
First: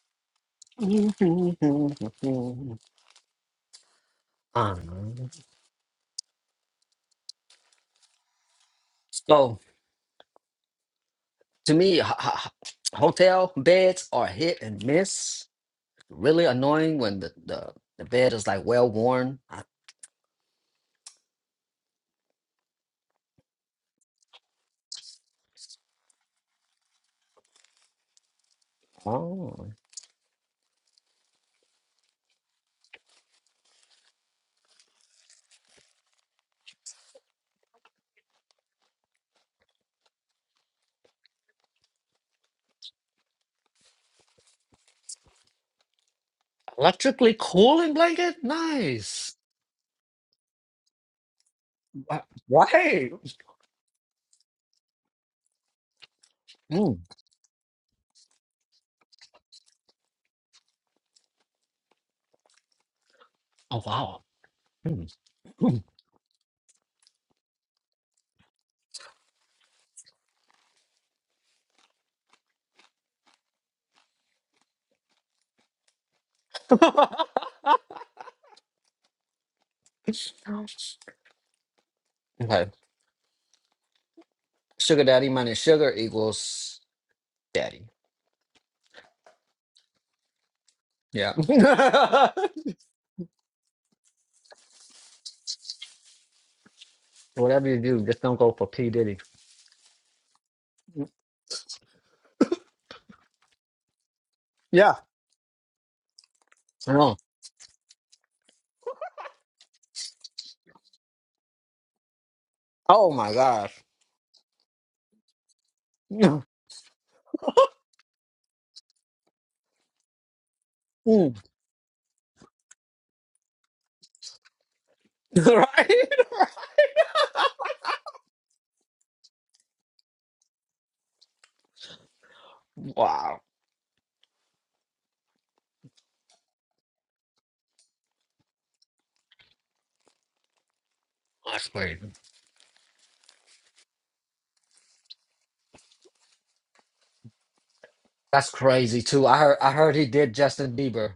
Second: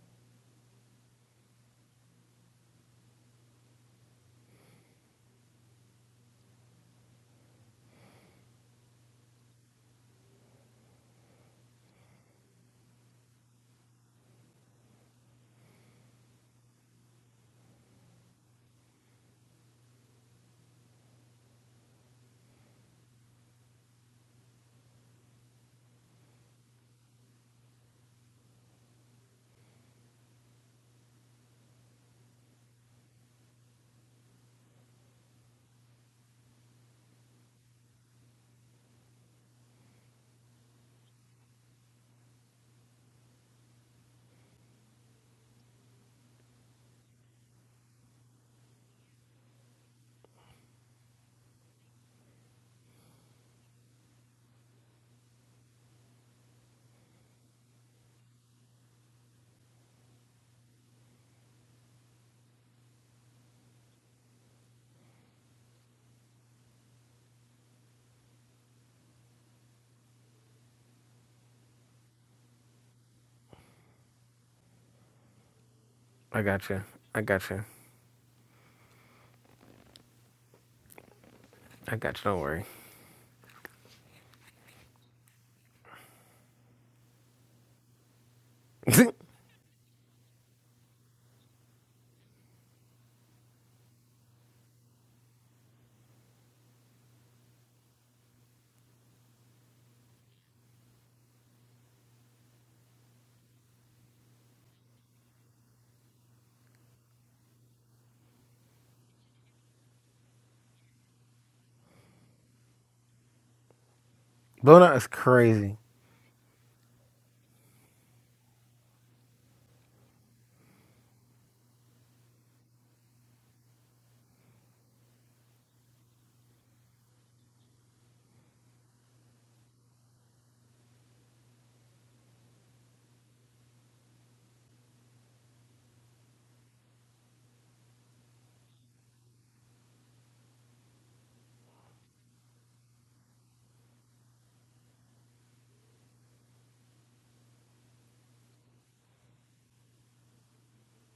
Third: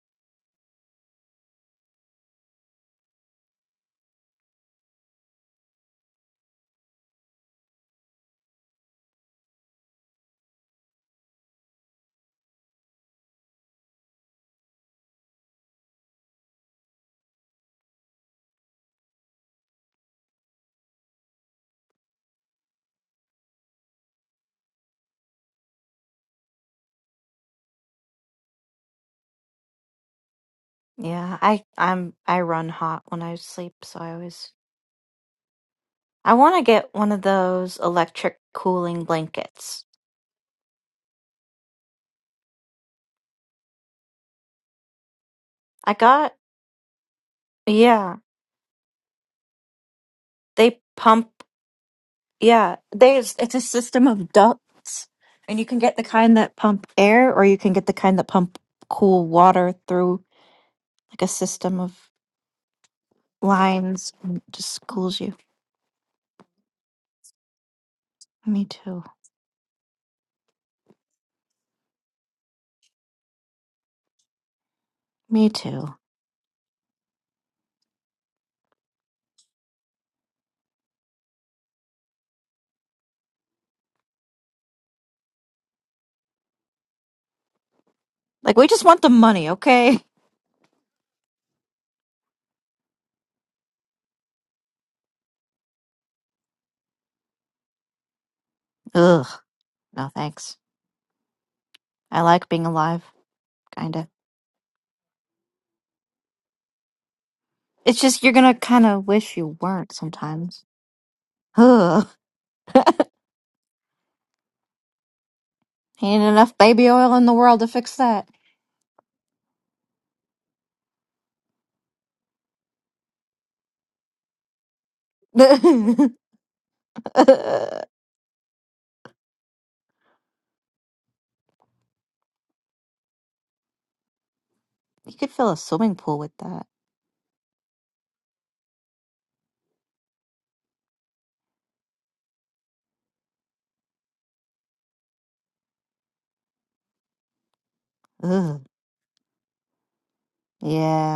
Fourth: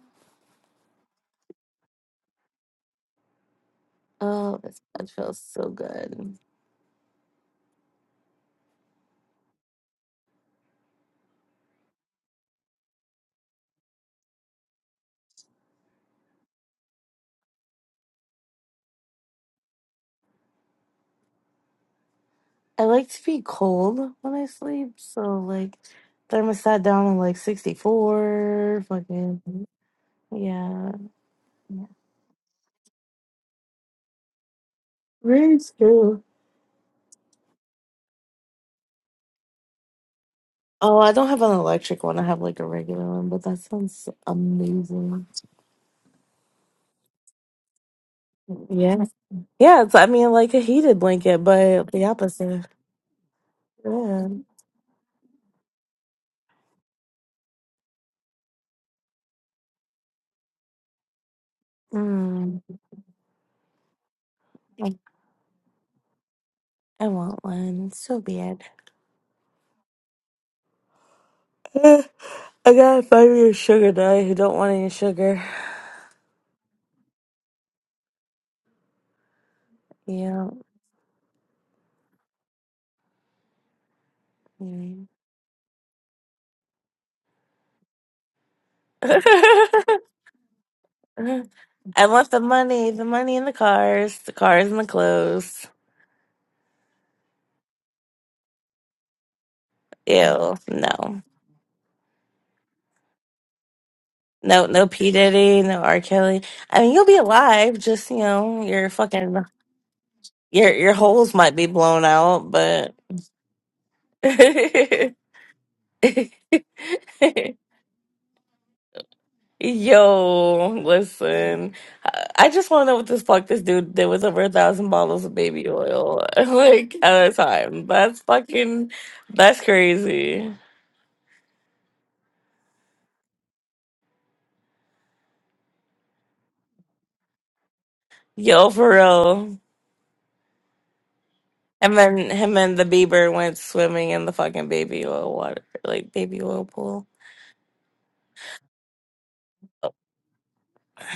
Speaker 4: Oh, this bed feels so good.
Speaker 2: So to me, h- h- h- hotel beds are hit and miss. Really annoying when the, the, the bed is like well worn. I-
Speaker 4: I like to be cold when I sleep, so like thermostat down to like 64, fucking
Speaker 2: Oh,
Speaker 4: yeah.
Speaker 1: Yeah, I I'm I run hot when I sleep, so I always
Speaker 4: Raise too.
Speaker 1: I want to get one of those electric cooling blankets.
Speaker 4: Oh, I don't have an electric one. I have like a regular one, but that sounds amazing.
Speaker 1: I got
Speaker 2: electrically cooling
Speaker 1: yeah,
Speaker 2: blanket?
Speaker 4: Yeah.
Speaker 2: Nice.
Speaker 4: Yeah, it's I mean like a
Speaker 1: they
Speaker 4: heated
Speaker 1: pump
Speaker 4: blanket, but the opposite.
Speaker 1: yeah,
Speaker 2: Right.
Speaker 1: there's it's a system
Speaker 4: Yeah.
Speaker 1: of ducts and you can get the kind that pump
Speaker 2: Mm.
Speaker 1: air or you can get the kind that pump cool water through like a system of
Speaker 4: Mm,
Speaker 2: Oh,
Speaker 1: lines
Speaker 2: wow.
Speaker 1: and it just
Speaker 4: I,
Speaker 2: Mm.
Speaker 1: cools you.
Speaker 4: I want one. It's so
Speaker 1: Me
Speaker 4: bad.
Speaker 1: too.
Speaker 4: Eh, I got a five year sugar daddy who don't want any sugar.
Speaker 1: Me too.
Speaker 3: I got you. I got you.
Speaker 4: Yeah.
Speaker 3: I got you. Don't worry.
Speaker 2: okay. Sugar
Speaker 4: Mm.
Speaker 2: daddy minus sugar equals daddy.
Speaker 1: Like we just want the money, okay?
Speaker 2: Yeah.
Speaker 4: Mhm. I want the money, the money in the cars, the cars and the clothes.
Speaker 2: Whatever you do, just don't go for P. Diddy.
Speaker 1: Ugh, no
Speaker 4: Ew,
Speaker 1: thanks.
Speaker 4: no.
Speaker 1: I like being alive, kinda.
Speaker 4: No, no
Speaker 2: Yeah.
Speaker 4: P. Diddy, no R. Kelly. I mean, you'll be
Speaker 2: Oh,
Speaker 4: alive,
Speaker 1: It's
Speaker 4: just, you
Speaker 1: just you're gonna
Speaker 4: know,
Speaker 1: kind
Speaker 4: your
Speaker 1: of wish
Speaker 4: fucking,
Speaker 1: you weren't sometimes.
Speaker 4: your, your holes might be blown
Speaker 1: Ugh,
Speaker 4: out, but.
Speaker 2: oh my gosh.
Speaker 3: Blown Out is crazy.
Speaker 1: ain't enough baby oil in the world to fix that.
Speaker 4: Yo,
Speaker 2: Mm.
Speaker 4: listen. I I just want to know what this fuck this dude did with over a thousand bottles of
Speaker 2: right?
Speaker 4: baby
Speaker 1: you
Speaker 4: oil, like, at a time. That's fucking, that's crazy.
Speaker 2: wow.
Speaker 1: could fill a swimming pool with that.
Speaker 4: Yo, for real.
Speaker 2: That's
Speaker 4: And
Speaker 2: great.
Speaker 4: then him and the Bieber went swimming in the fucking baby oil water, like baby oil pool.
Speaker 2: That's
Speaker 1: Ugh.
Speaker 2: crazy too. I heard I heard he did Justin Bieber.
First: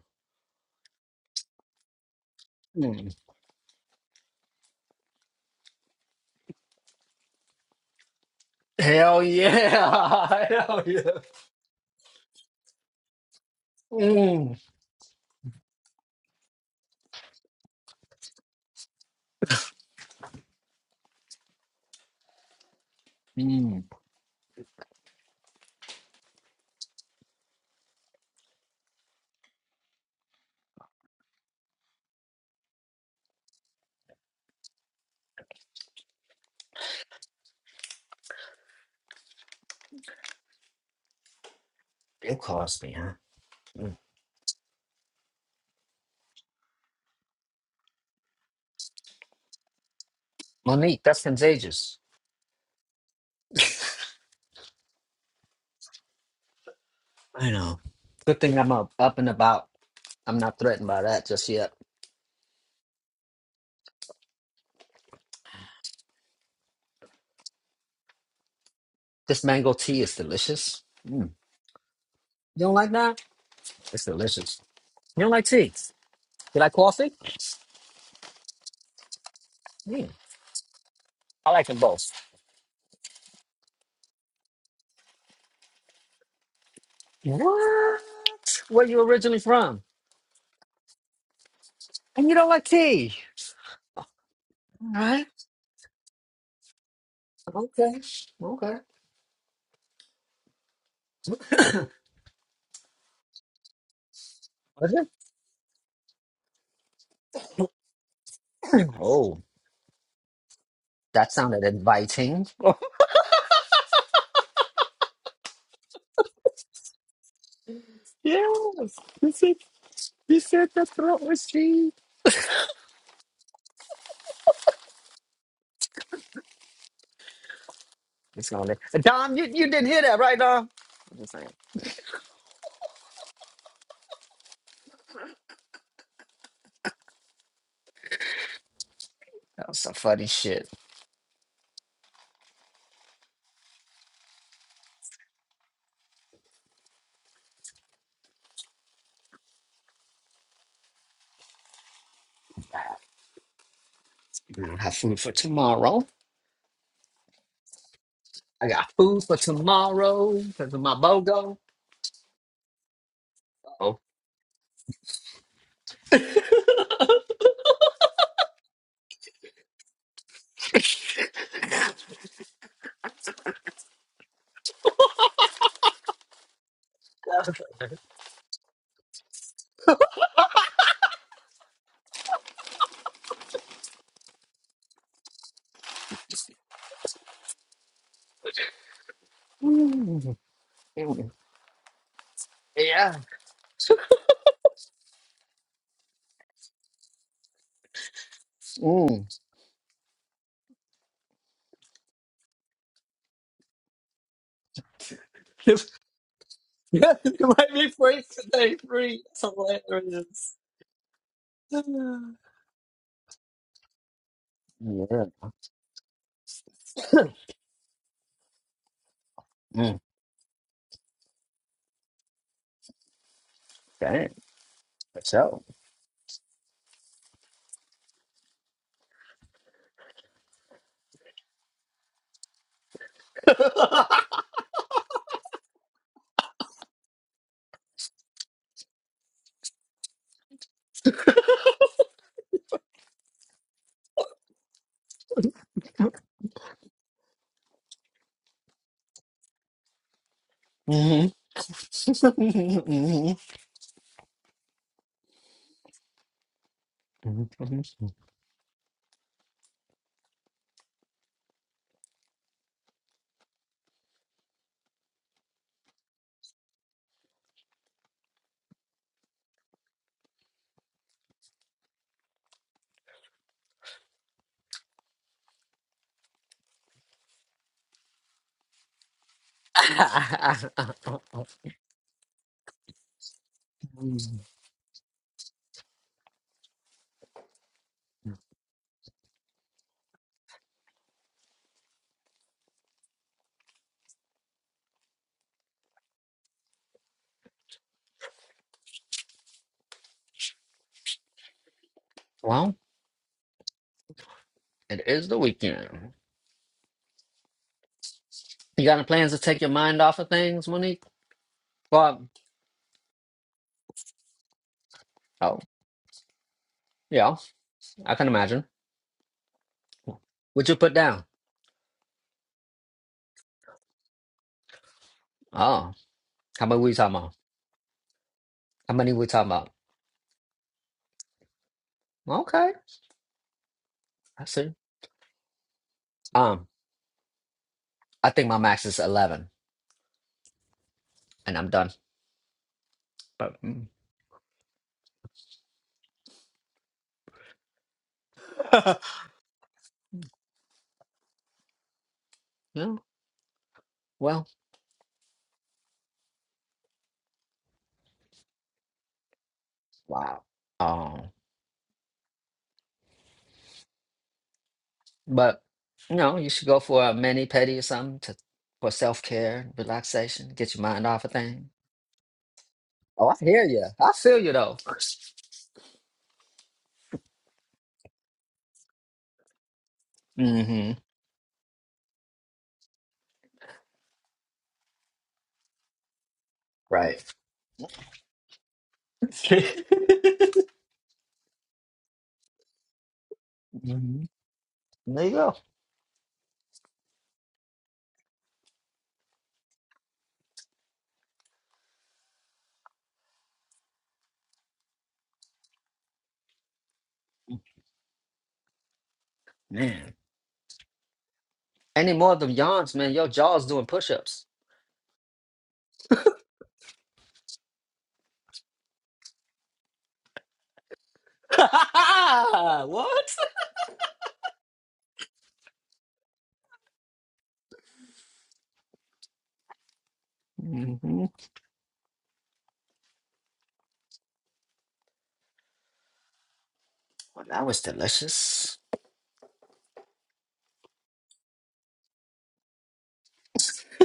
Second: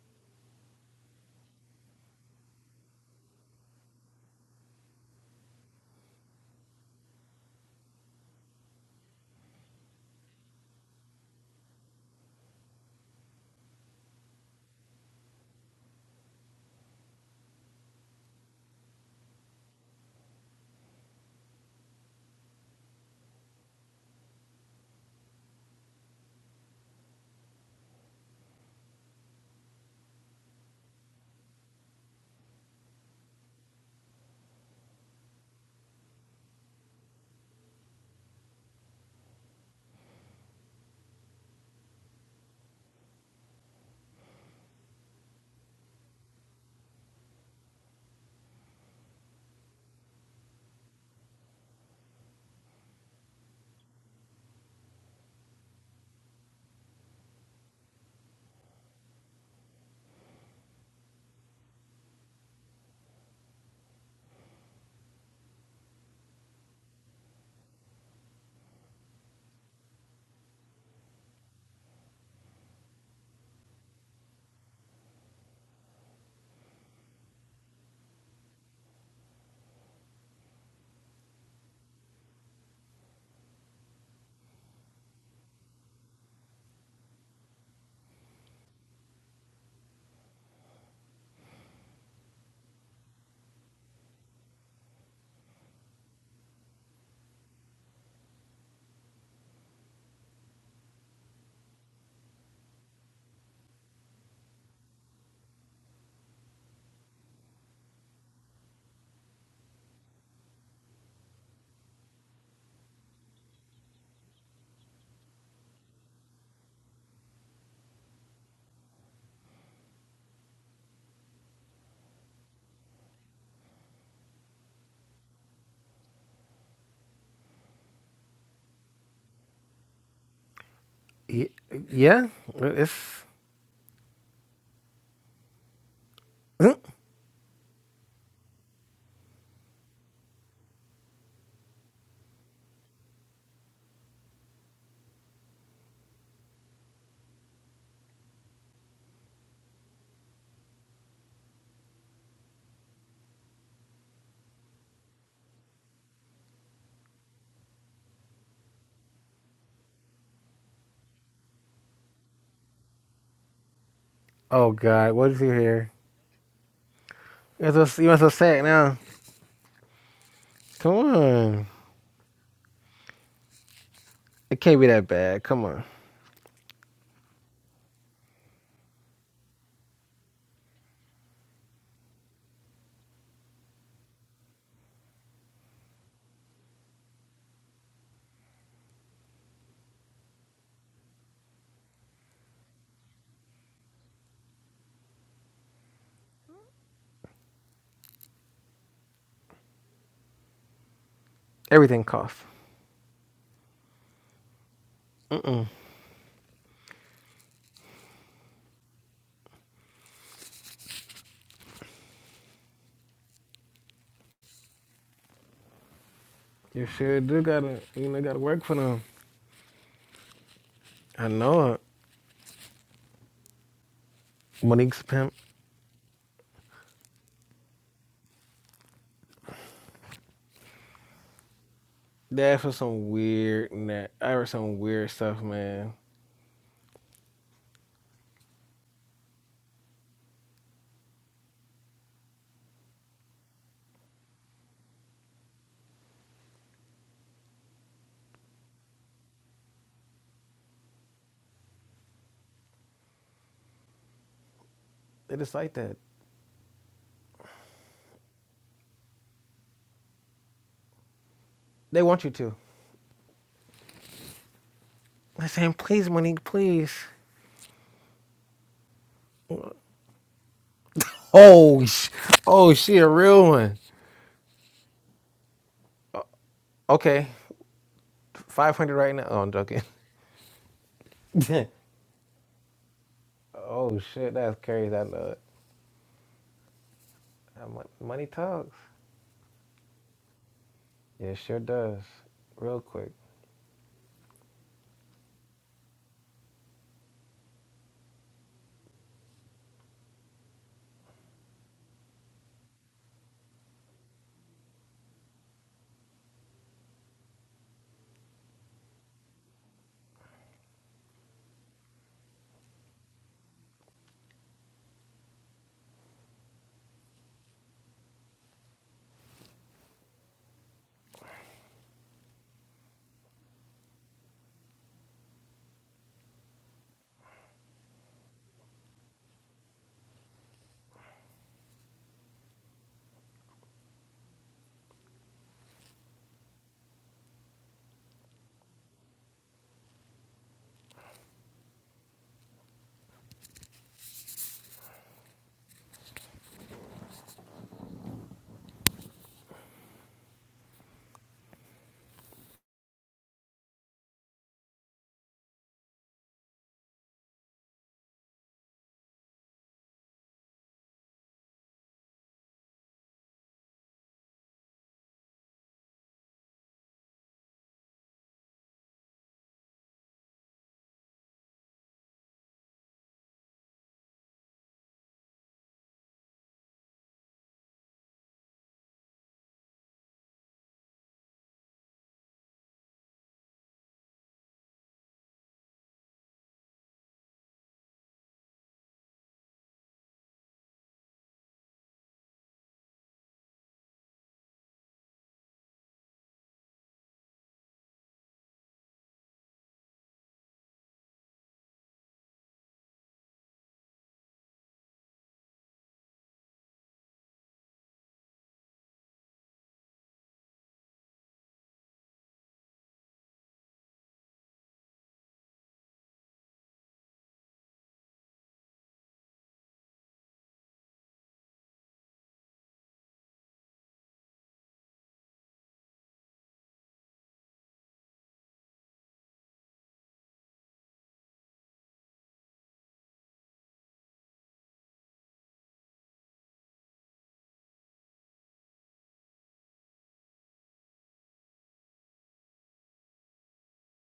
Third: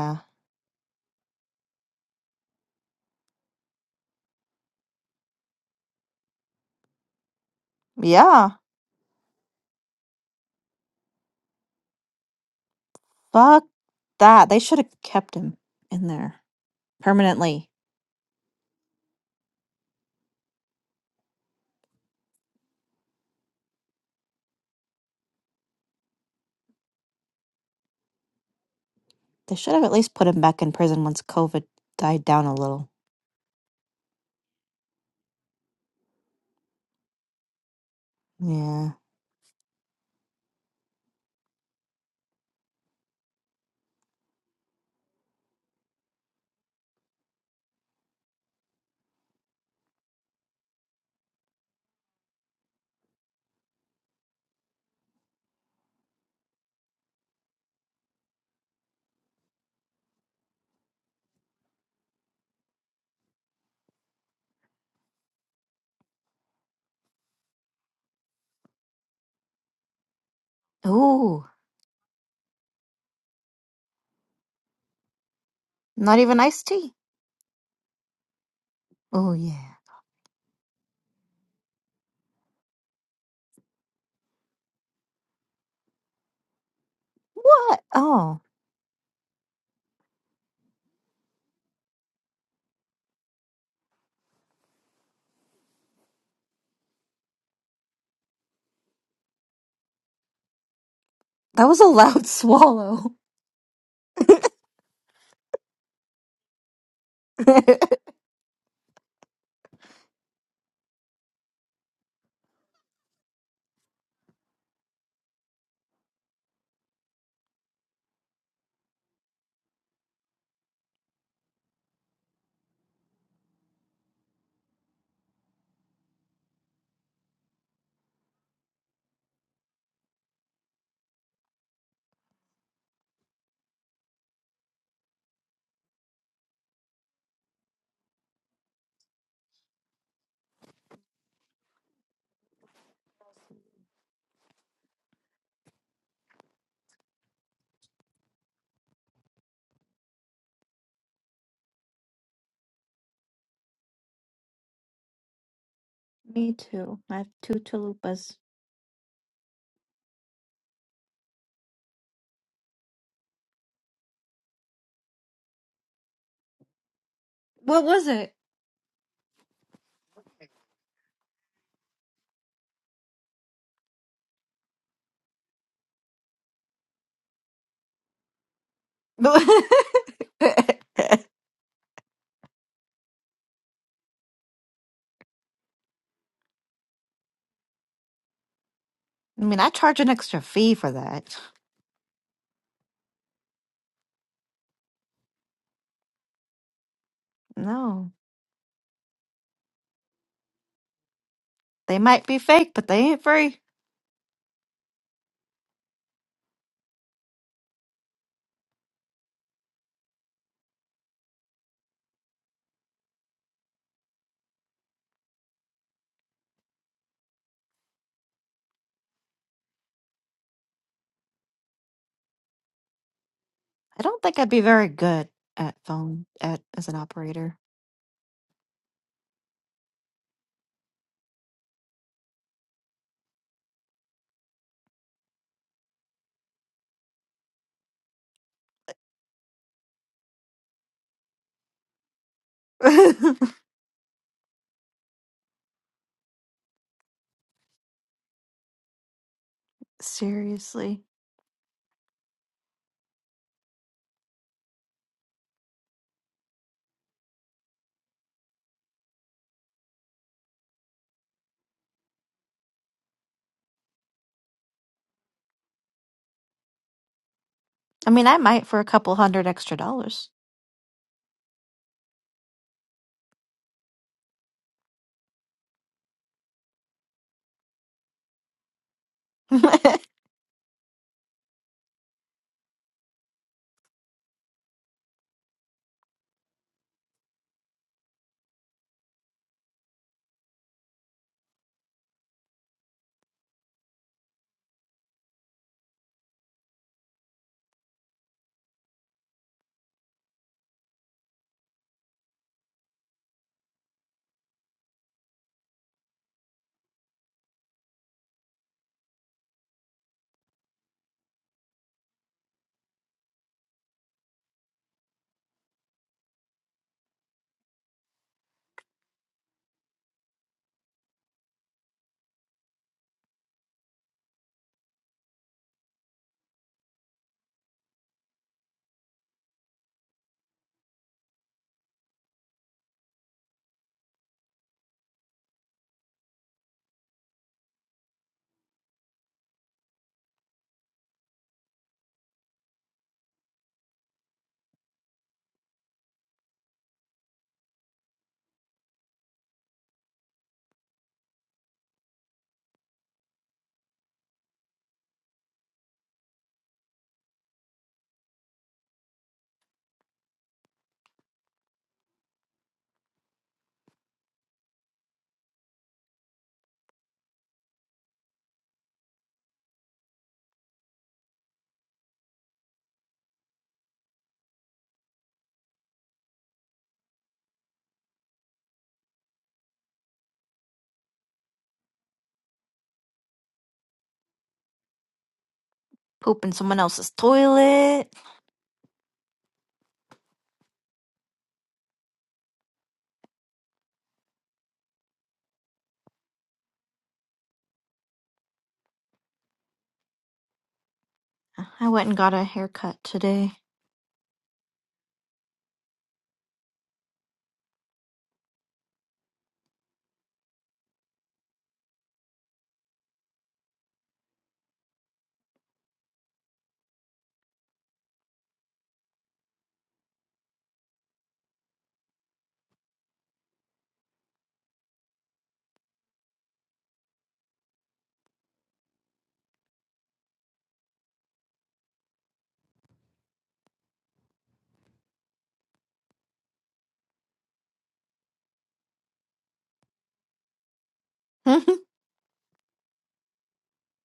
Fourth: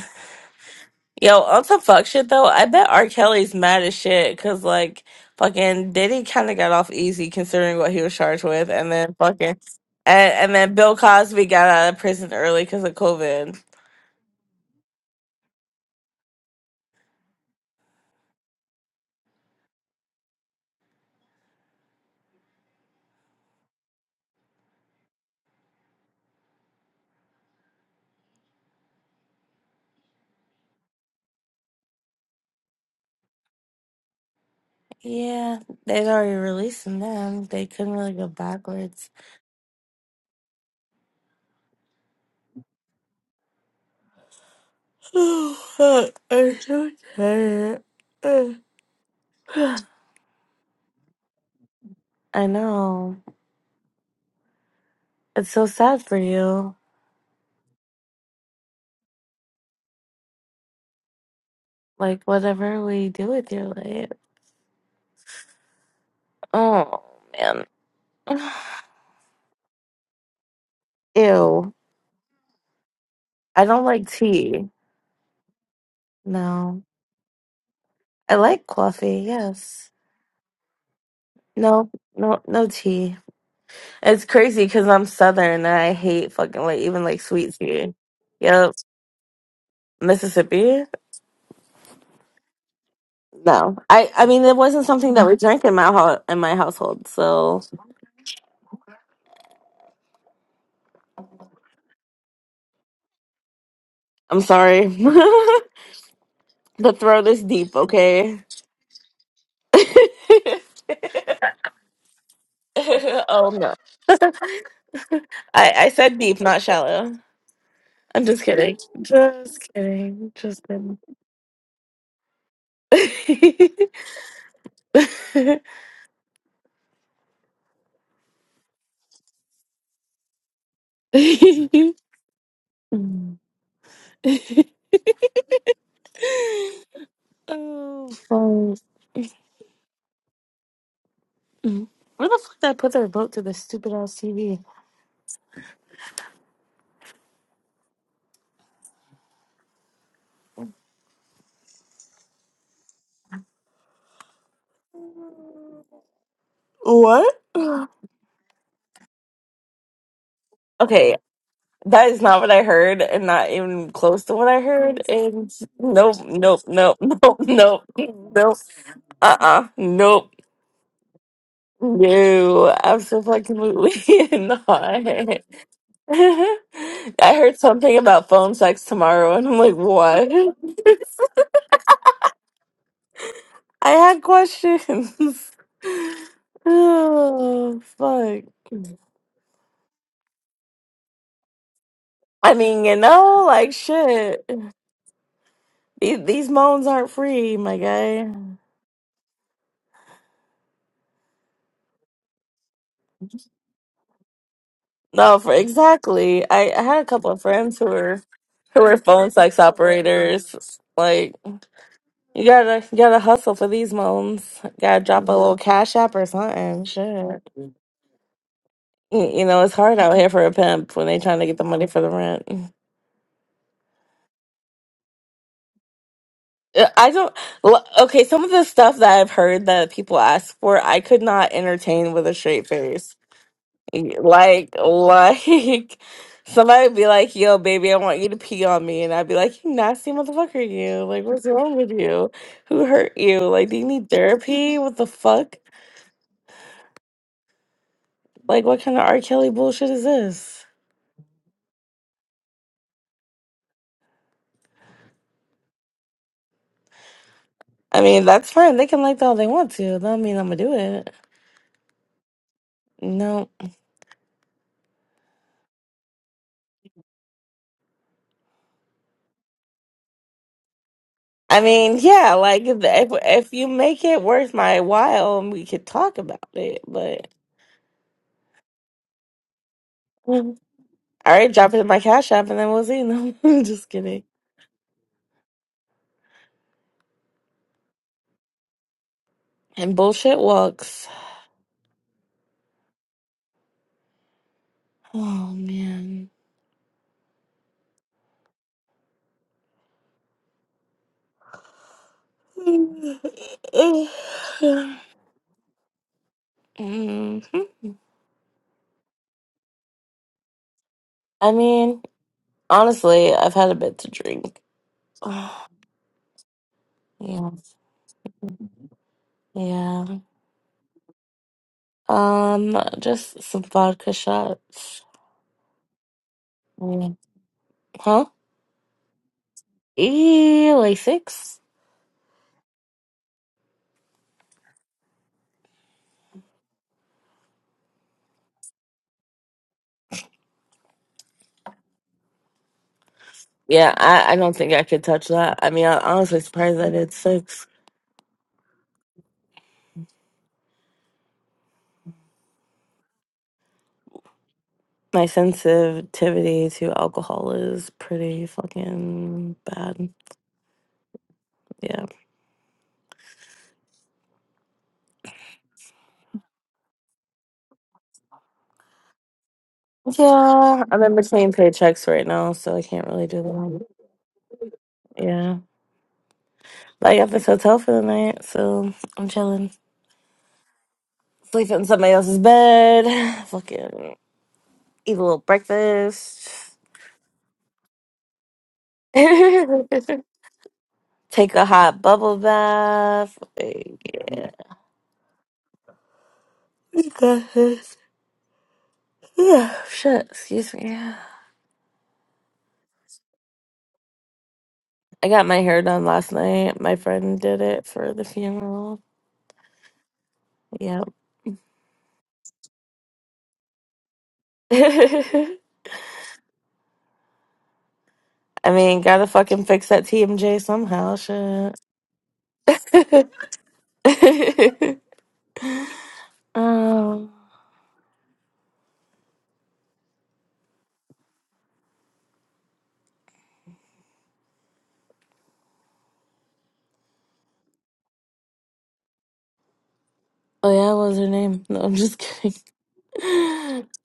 Speaker 4: Yo, on some fuck shit though, I bet R.
Speaker 2: Mm.
Speaker 4: Kelly's mad as shit because like fucking Diddy kind of got off easy considering what he was charged
Speaker 1: Yeah,
Speaker 4: with, and then
Speaker 2: Hell
Speaker 4: fucking and,
Speaker 2: yeah.
Speaker 4: and then
Speaker 2: Hell
Speaker 4: Bill
Speaker 2: yeah.
Speaker 4: Cosby got out of prison early because of COVID.
Speaker 1: fuck that.
Speaker 2: Mm.
Speaker 1: They should have kept him in there permanently.
Speaker 2: Mm.
Speaker 4: Yeah, they'd already released him then. They couldn't really go backwards.
Speaker 2: Bill Cosby, huh? Mm.
Speaker 4: I'm so tired.
Speaker 2: Monique, that's contagious.
Speaker 4: I know. It's so sad for you.
Speaker 2: I know. Good thing I'm up, up and about. I'm not threatened by that just yet.
Speaker 4: Like whatever we do with your life. Oh man.
Speaker 2: This mango tea is delicious. Mm.
Speaker 4: Ew.
Speaker 2: You don't like that?
Speaker 4: I don't
Speaker 2: It's
Speaker 4: like
Speaker 2: delicious.
Speaker 4: tea.
Speaker 2: You don't like tea?
Speaker 1: Not even.
Speaker 2: You like
Speaker 4: No.
Speaker 2: coffee?
Speaker 4: I like coffee,
Speaker 1: Oh,
Speaker 4: yes.
Speaker 2: Mm. I like them
Speaker 4: No,
Speaker 2: both.
Speaker 4: no no tea. It's crazy because I'm southern and I hate fucking like even like sweet
Speaker 1: what?
Speaker 4: tea.
Speaker 1: Oh,
Speaker 4: Yep.
Speaker 2: Where you originally from?
Speaker 4: Mississippi?
Speaker 2: And you don't like tea.
Speaker 4: No. I I mean it wasn't
Speaker 2: All
Speaker 4: something that
Speaker 2: right.
Speaker 4: we drank in my ho- in my household, so
Speaker 2: Okay. Okay.
Speaker 1: that was a loud swallow.
Speaker 4: I'm sorry.
Speaker 2: Well,
Speaker 4: the throat is deep, okay?
Speaker 2: Oh, that sounded inviting.
Speaker 4: oh no. I, I said deep, not shallow. I'm just
Speaker 2: Yes,
Speaker 4: kidding.
Speaker 2: you said
Speaker 4: Just kidding.
Speaker 2: you
Speaker 4: Just
Speaker 2: said the
Speaker 4: kidding.
Speaker 2: throat was free. It's gonna Dom, you, you didn't hear that, right, Dom? I'm just saying,
Speaker 3: Y- Yeah, it's.
Speaker 4: oh, fun.
Speaker 2: That was some funny shit.
Speaker 4: Where the fuck did I put their vote to this stupid ass TV?
Speaker 2: I don't have food for tomorrow.
Speaker 4: What?
Speaker 2: I got food for tomorrow because of my
Speaker 4: Okay,
Speaker 2: BOGO.
Speaker 4: that is not what I heard, and not even close to what I
Speaker 3: Oh
Speaker 4: heard.
Speaker 3: God, what is he
Speaker 4: And
Speaker 3: here?
Speaker 4: nope, nope, nope, nope, nope,
Speaker 1: What
Speaker 3: You're so,
Speaker 1: was
Speaker 3: you're so
Speaker 1: it?
Speaker 4: nope.
Speaker 3: sad now.
Speaker 4: Uh uh nope.
Speaker 3: Come on,
Speaker 4: No, absolutely
Speaker 3: it can't be that
Speaker 4: not.
Speaker 3: bad. Come on,
Speaker 4: I heard something about phone sex tomorrow, and I'm like, what?
Speaker 1: I
Speaker 4: I had questions. oh, fuck.
Speaker 1: mean, I charge an extra fee for
Speaker 2: Mm,
Speaker 1: that.
Speaker 4: I mean, you
Speaker 2: Yeah.
Speaker 4: know, like shit. These, these moans aren't free, my
Speaker 1: No,
Speaker 4: guy.
Speaker 2: Mm,
Speaker 1: they
Speaker 3: everything
Speaker 1: might be
Speaker 3: costs.
Speaker 1: fake, but they ain't free.
Speaker 4: No, for exactly. I, I had a couple of friends who were who were phone sex operators. Like you gotta you gotta hustle for these moans. Gotta
Speaker 2: yeah.
Speaker 4: drop a little cash app or something.
Speaker 3: You sure
Speaker 4: Shit.
Speaker 3: do gotta, you know, gotta work for them.
Speaker 4: Y- You know, it's hard
Speaker 2: Mm,
Speaker 4: out here for a pimp when they
Speaker 3: I
Speaker 4: trying to get the
Speaker 3: know it.
Speaker 4: money for the rent.
Speaker 1: I don't
Speaker 2: dang.
Speaker 1: think I'd be very
Speaker 3: Monique's
Speaker 1: good
Speaker 2: That's
Speaker 3: pimp.
Speaker 2: so.
Speaker 1: at phone at as
Speaker 4: Uh,
Speaker 1: an
Speaker 4: I don't.
Speaker 1: operator.
Speaker 4: l- Okay, some of the stuff that I've heard that people ask for, I could not entertain with a
Speaker 3: That's
Speaker 4: straight
Speaker 3: for some
Speaker 4: face.
Speaker 3: weird, na-
Speaker 4: Y-
Speaker 3: I heard
Speaker 4: Like,
Speaker 3: some weird stuff,
Speaker 4: like
Speaker 3: man.
Speaker 4: somebody would be like, "Yo, baby, I want you to pee on me," and I'd be like, "You nasty motherfucker, you! Like, what's wrong with you? Who hurt you? Like, do you need therapy? What the fuck? Like, what kind of R. Kelly bullshit is this?"
Speaker 1: Seriously.
Speaker 2: Mhm.
Speaker 3: They just like that.
Speaker 4: I
Speaker 2: Mhm.
Speaker 4: mean, that's fine. They can like that all they want to. That don't mean I'm gonna do it.
Speaker 3: They want you to.
Speaker 4: No.
Speaker 3: I saying, please, Monique, please.
Speaker 1: I mean, I might for a couple hundred extra dollars.
Speaker 4: I
Speaker 3: Oh,
Speaker 4: mean,
Speaker 3: sh-
Speaker 4: yeah, like
Speaker 3: oh,
Speaker 4: if
Speaker 3: she a
Speaker 4: if
Speaker 3: real
Speaker 4: if you
Speaker 3: one.
Speaker 4: make it worth my while, we could talk about it.
Speaker 3: Okay,
Speaker 4: But
Speaker 3: five hundred right now. Oh, I'm joking.
Speaker 4: all right, drop it in my cash app, and then we'll see. No, I'm just
Speaker 3: oh
Speaker 4: kidding.
Speaker 3: shit, that's crazy. I know it. That mon- Money talks.
Speaker 4: And bullshit walks.
Speaker 3: Yeah, it sure does. Real quick.
Speaker 4: Oh man.
Speaker 2: well, it is the weekend.
Speaker 4: hmm
Speaker 2: You got any plans to take your mind off of things, Monique?
Speaker 4: I mean,
Speaker 2: Well,
Speaker 4: honestly, I've had a bit to drink. yeah,
Speaker 2: oh, yeah, I can imagine.
Speaker 4: yeah.
Speaker 2: Would you put down?
Speaker 4: Um, just some vodka shots.
Speaker 2: Oh, how many we
Speaker 4: Yeah.
Speaker 2: talking about?
Speaker 4: Huh?
Speaker 2: How many we talking about?
Speaker 4: E like six.
Speaker 2: Okay, I see. Um, I think my max is eleven, and I'm done. But mm,
Speaker 4: Yeah, I, I don't think I could touch that. I mean, I'm honestly surprised I did six.
Speaker 2: yeah, well,
Speaker 4: My sensitivity to alcohol is pretty fucking bad.
Speaker 2: wow. Um,
Speaker 4: Yeah.
Speaker 2: but you know, you should go for a mani pedi or something to for self care, relaxation, get your
Speaker 4: Yeah, I'm
Speaker 2: mind
Speaker 4: in
Speaker 2: off of
Speaker 4: between
Speaker 2: things.
Speaker 4: paychecks right now, so I can't really
Speaker 2: Oh, I
Speaker 4: do
Speaker 2: hear you.
Speaker 4: that.
Speaker 2: I feel you though.
Speaker 4: Yeah. But I got this hotel for the night, so I'm chilling.
Speaker 2: Mm-hmm.
Speaker 4: Sleeping in somebody else's bed. Fucking eat a little
Speaker 1: Poop
Speaker 4: breakfast.
Speaker 1: in someone else's
Speaker 2: Right.
Speaker 1: toilet.
Speaker 4: Take a hot bubble bath. Like,
Speaker 2: Mm-hmm.
Speaker 4: Yeah.
Speaker 2: There you go,
Speaker 4: You got this. Yeah, shit, excuse me.
Speaker 1: I went and got a haircut today.
Speaker 4: I got my hair done last night. My friend did it for the funeral.
Speaker 2: man.
Speaker 4: Yep.
Speaker 2: Any more of them yawns, man? Your jaw's doing push-ups.
Speaker 4: I mean, gotta fucking fix that TMJ somehow, shit.
Speaker 2: what?
Speaker 4: um,
Speaker 2: hmm Well, that was delicious.
Speaker 4: oh yeah, what was her name? No, I'm just kidding.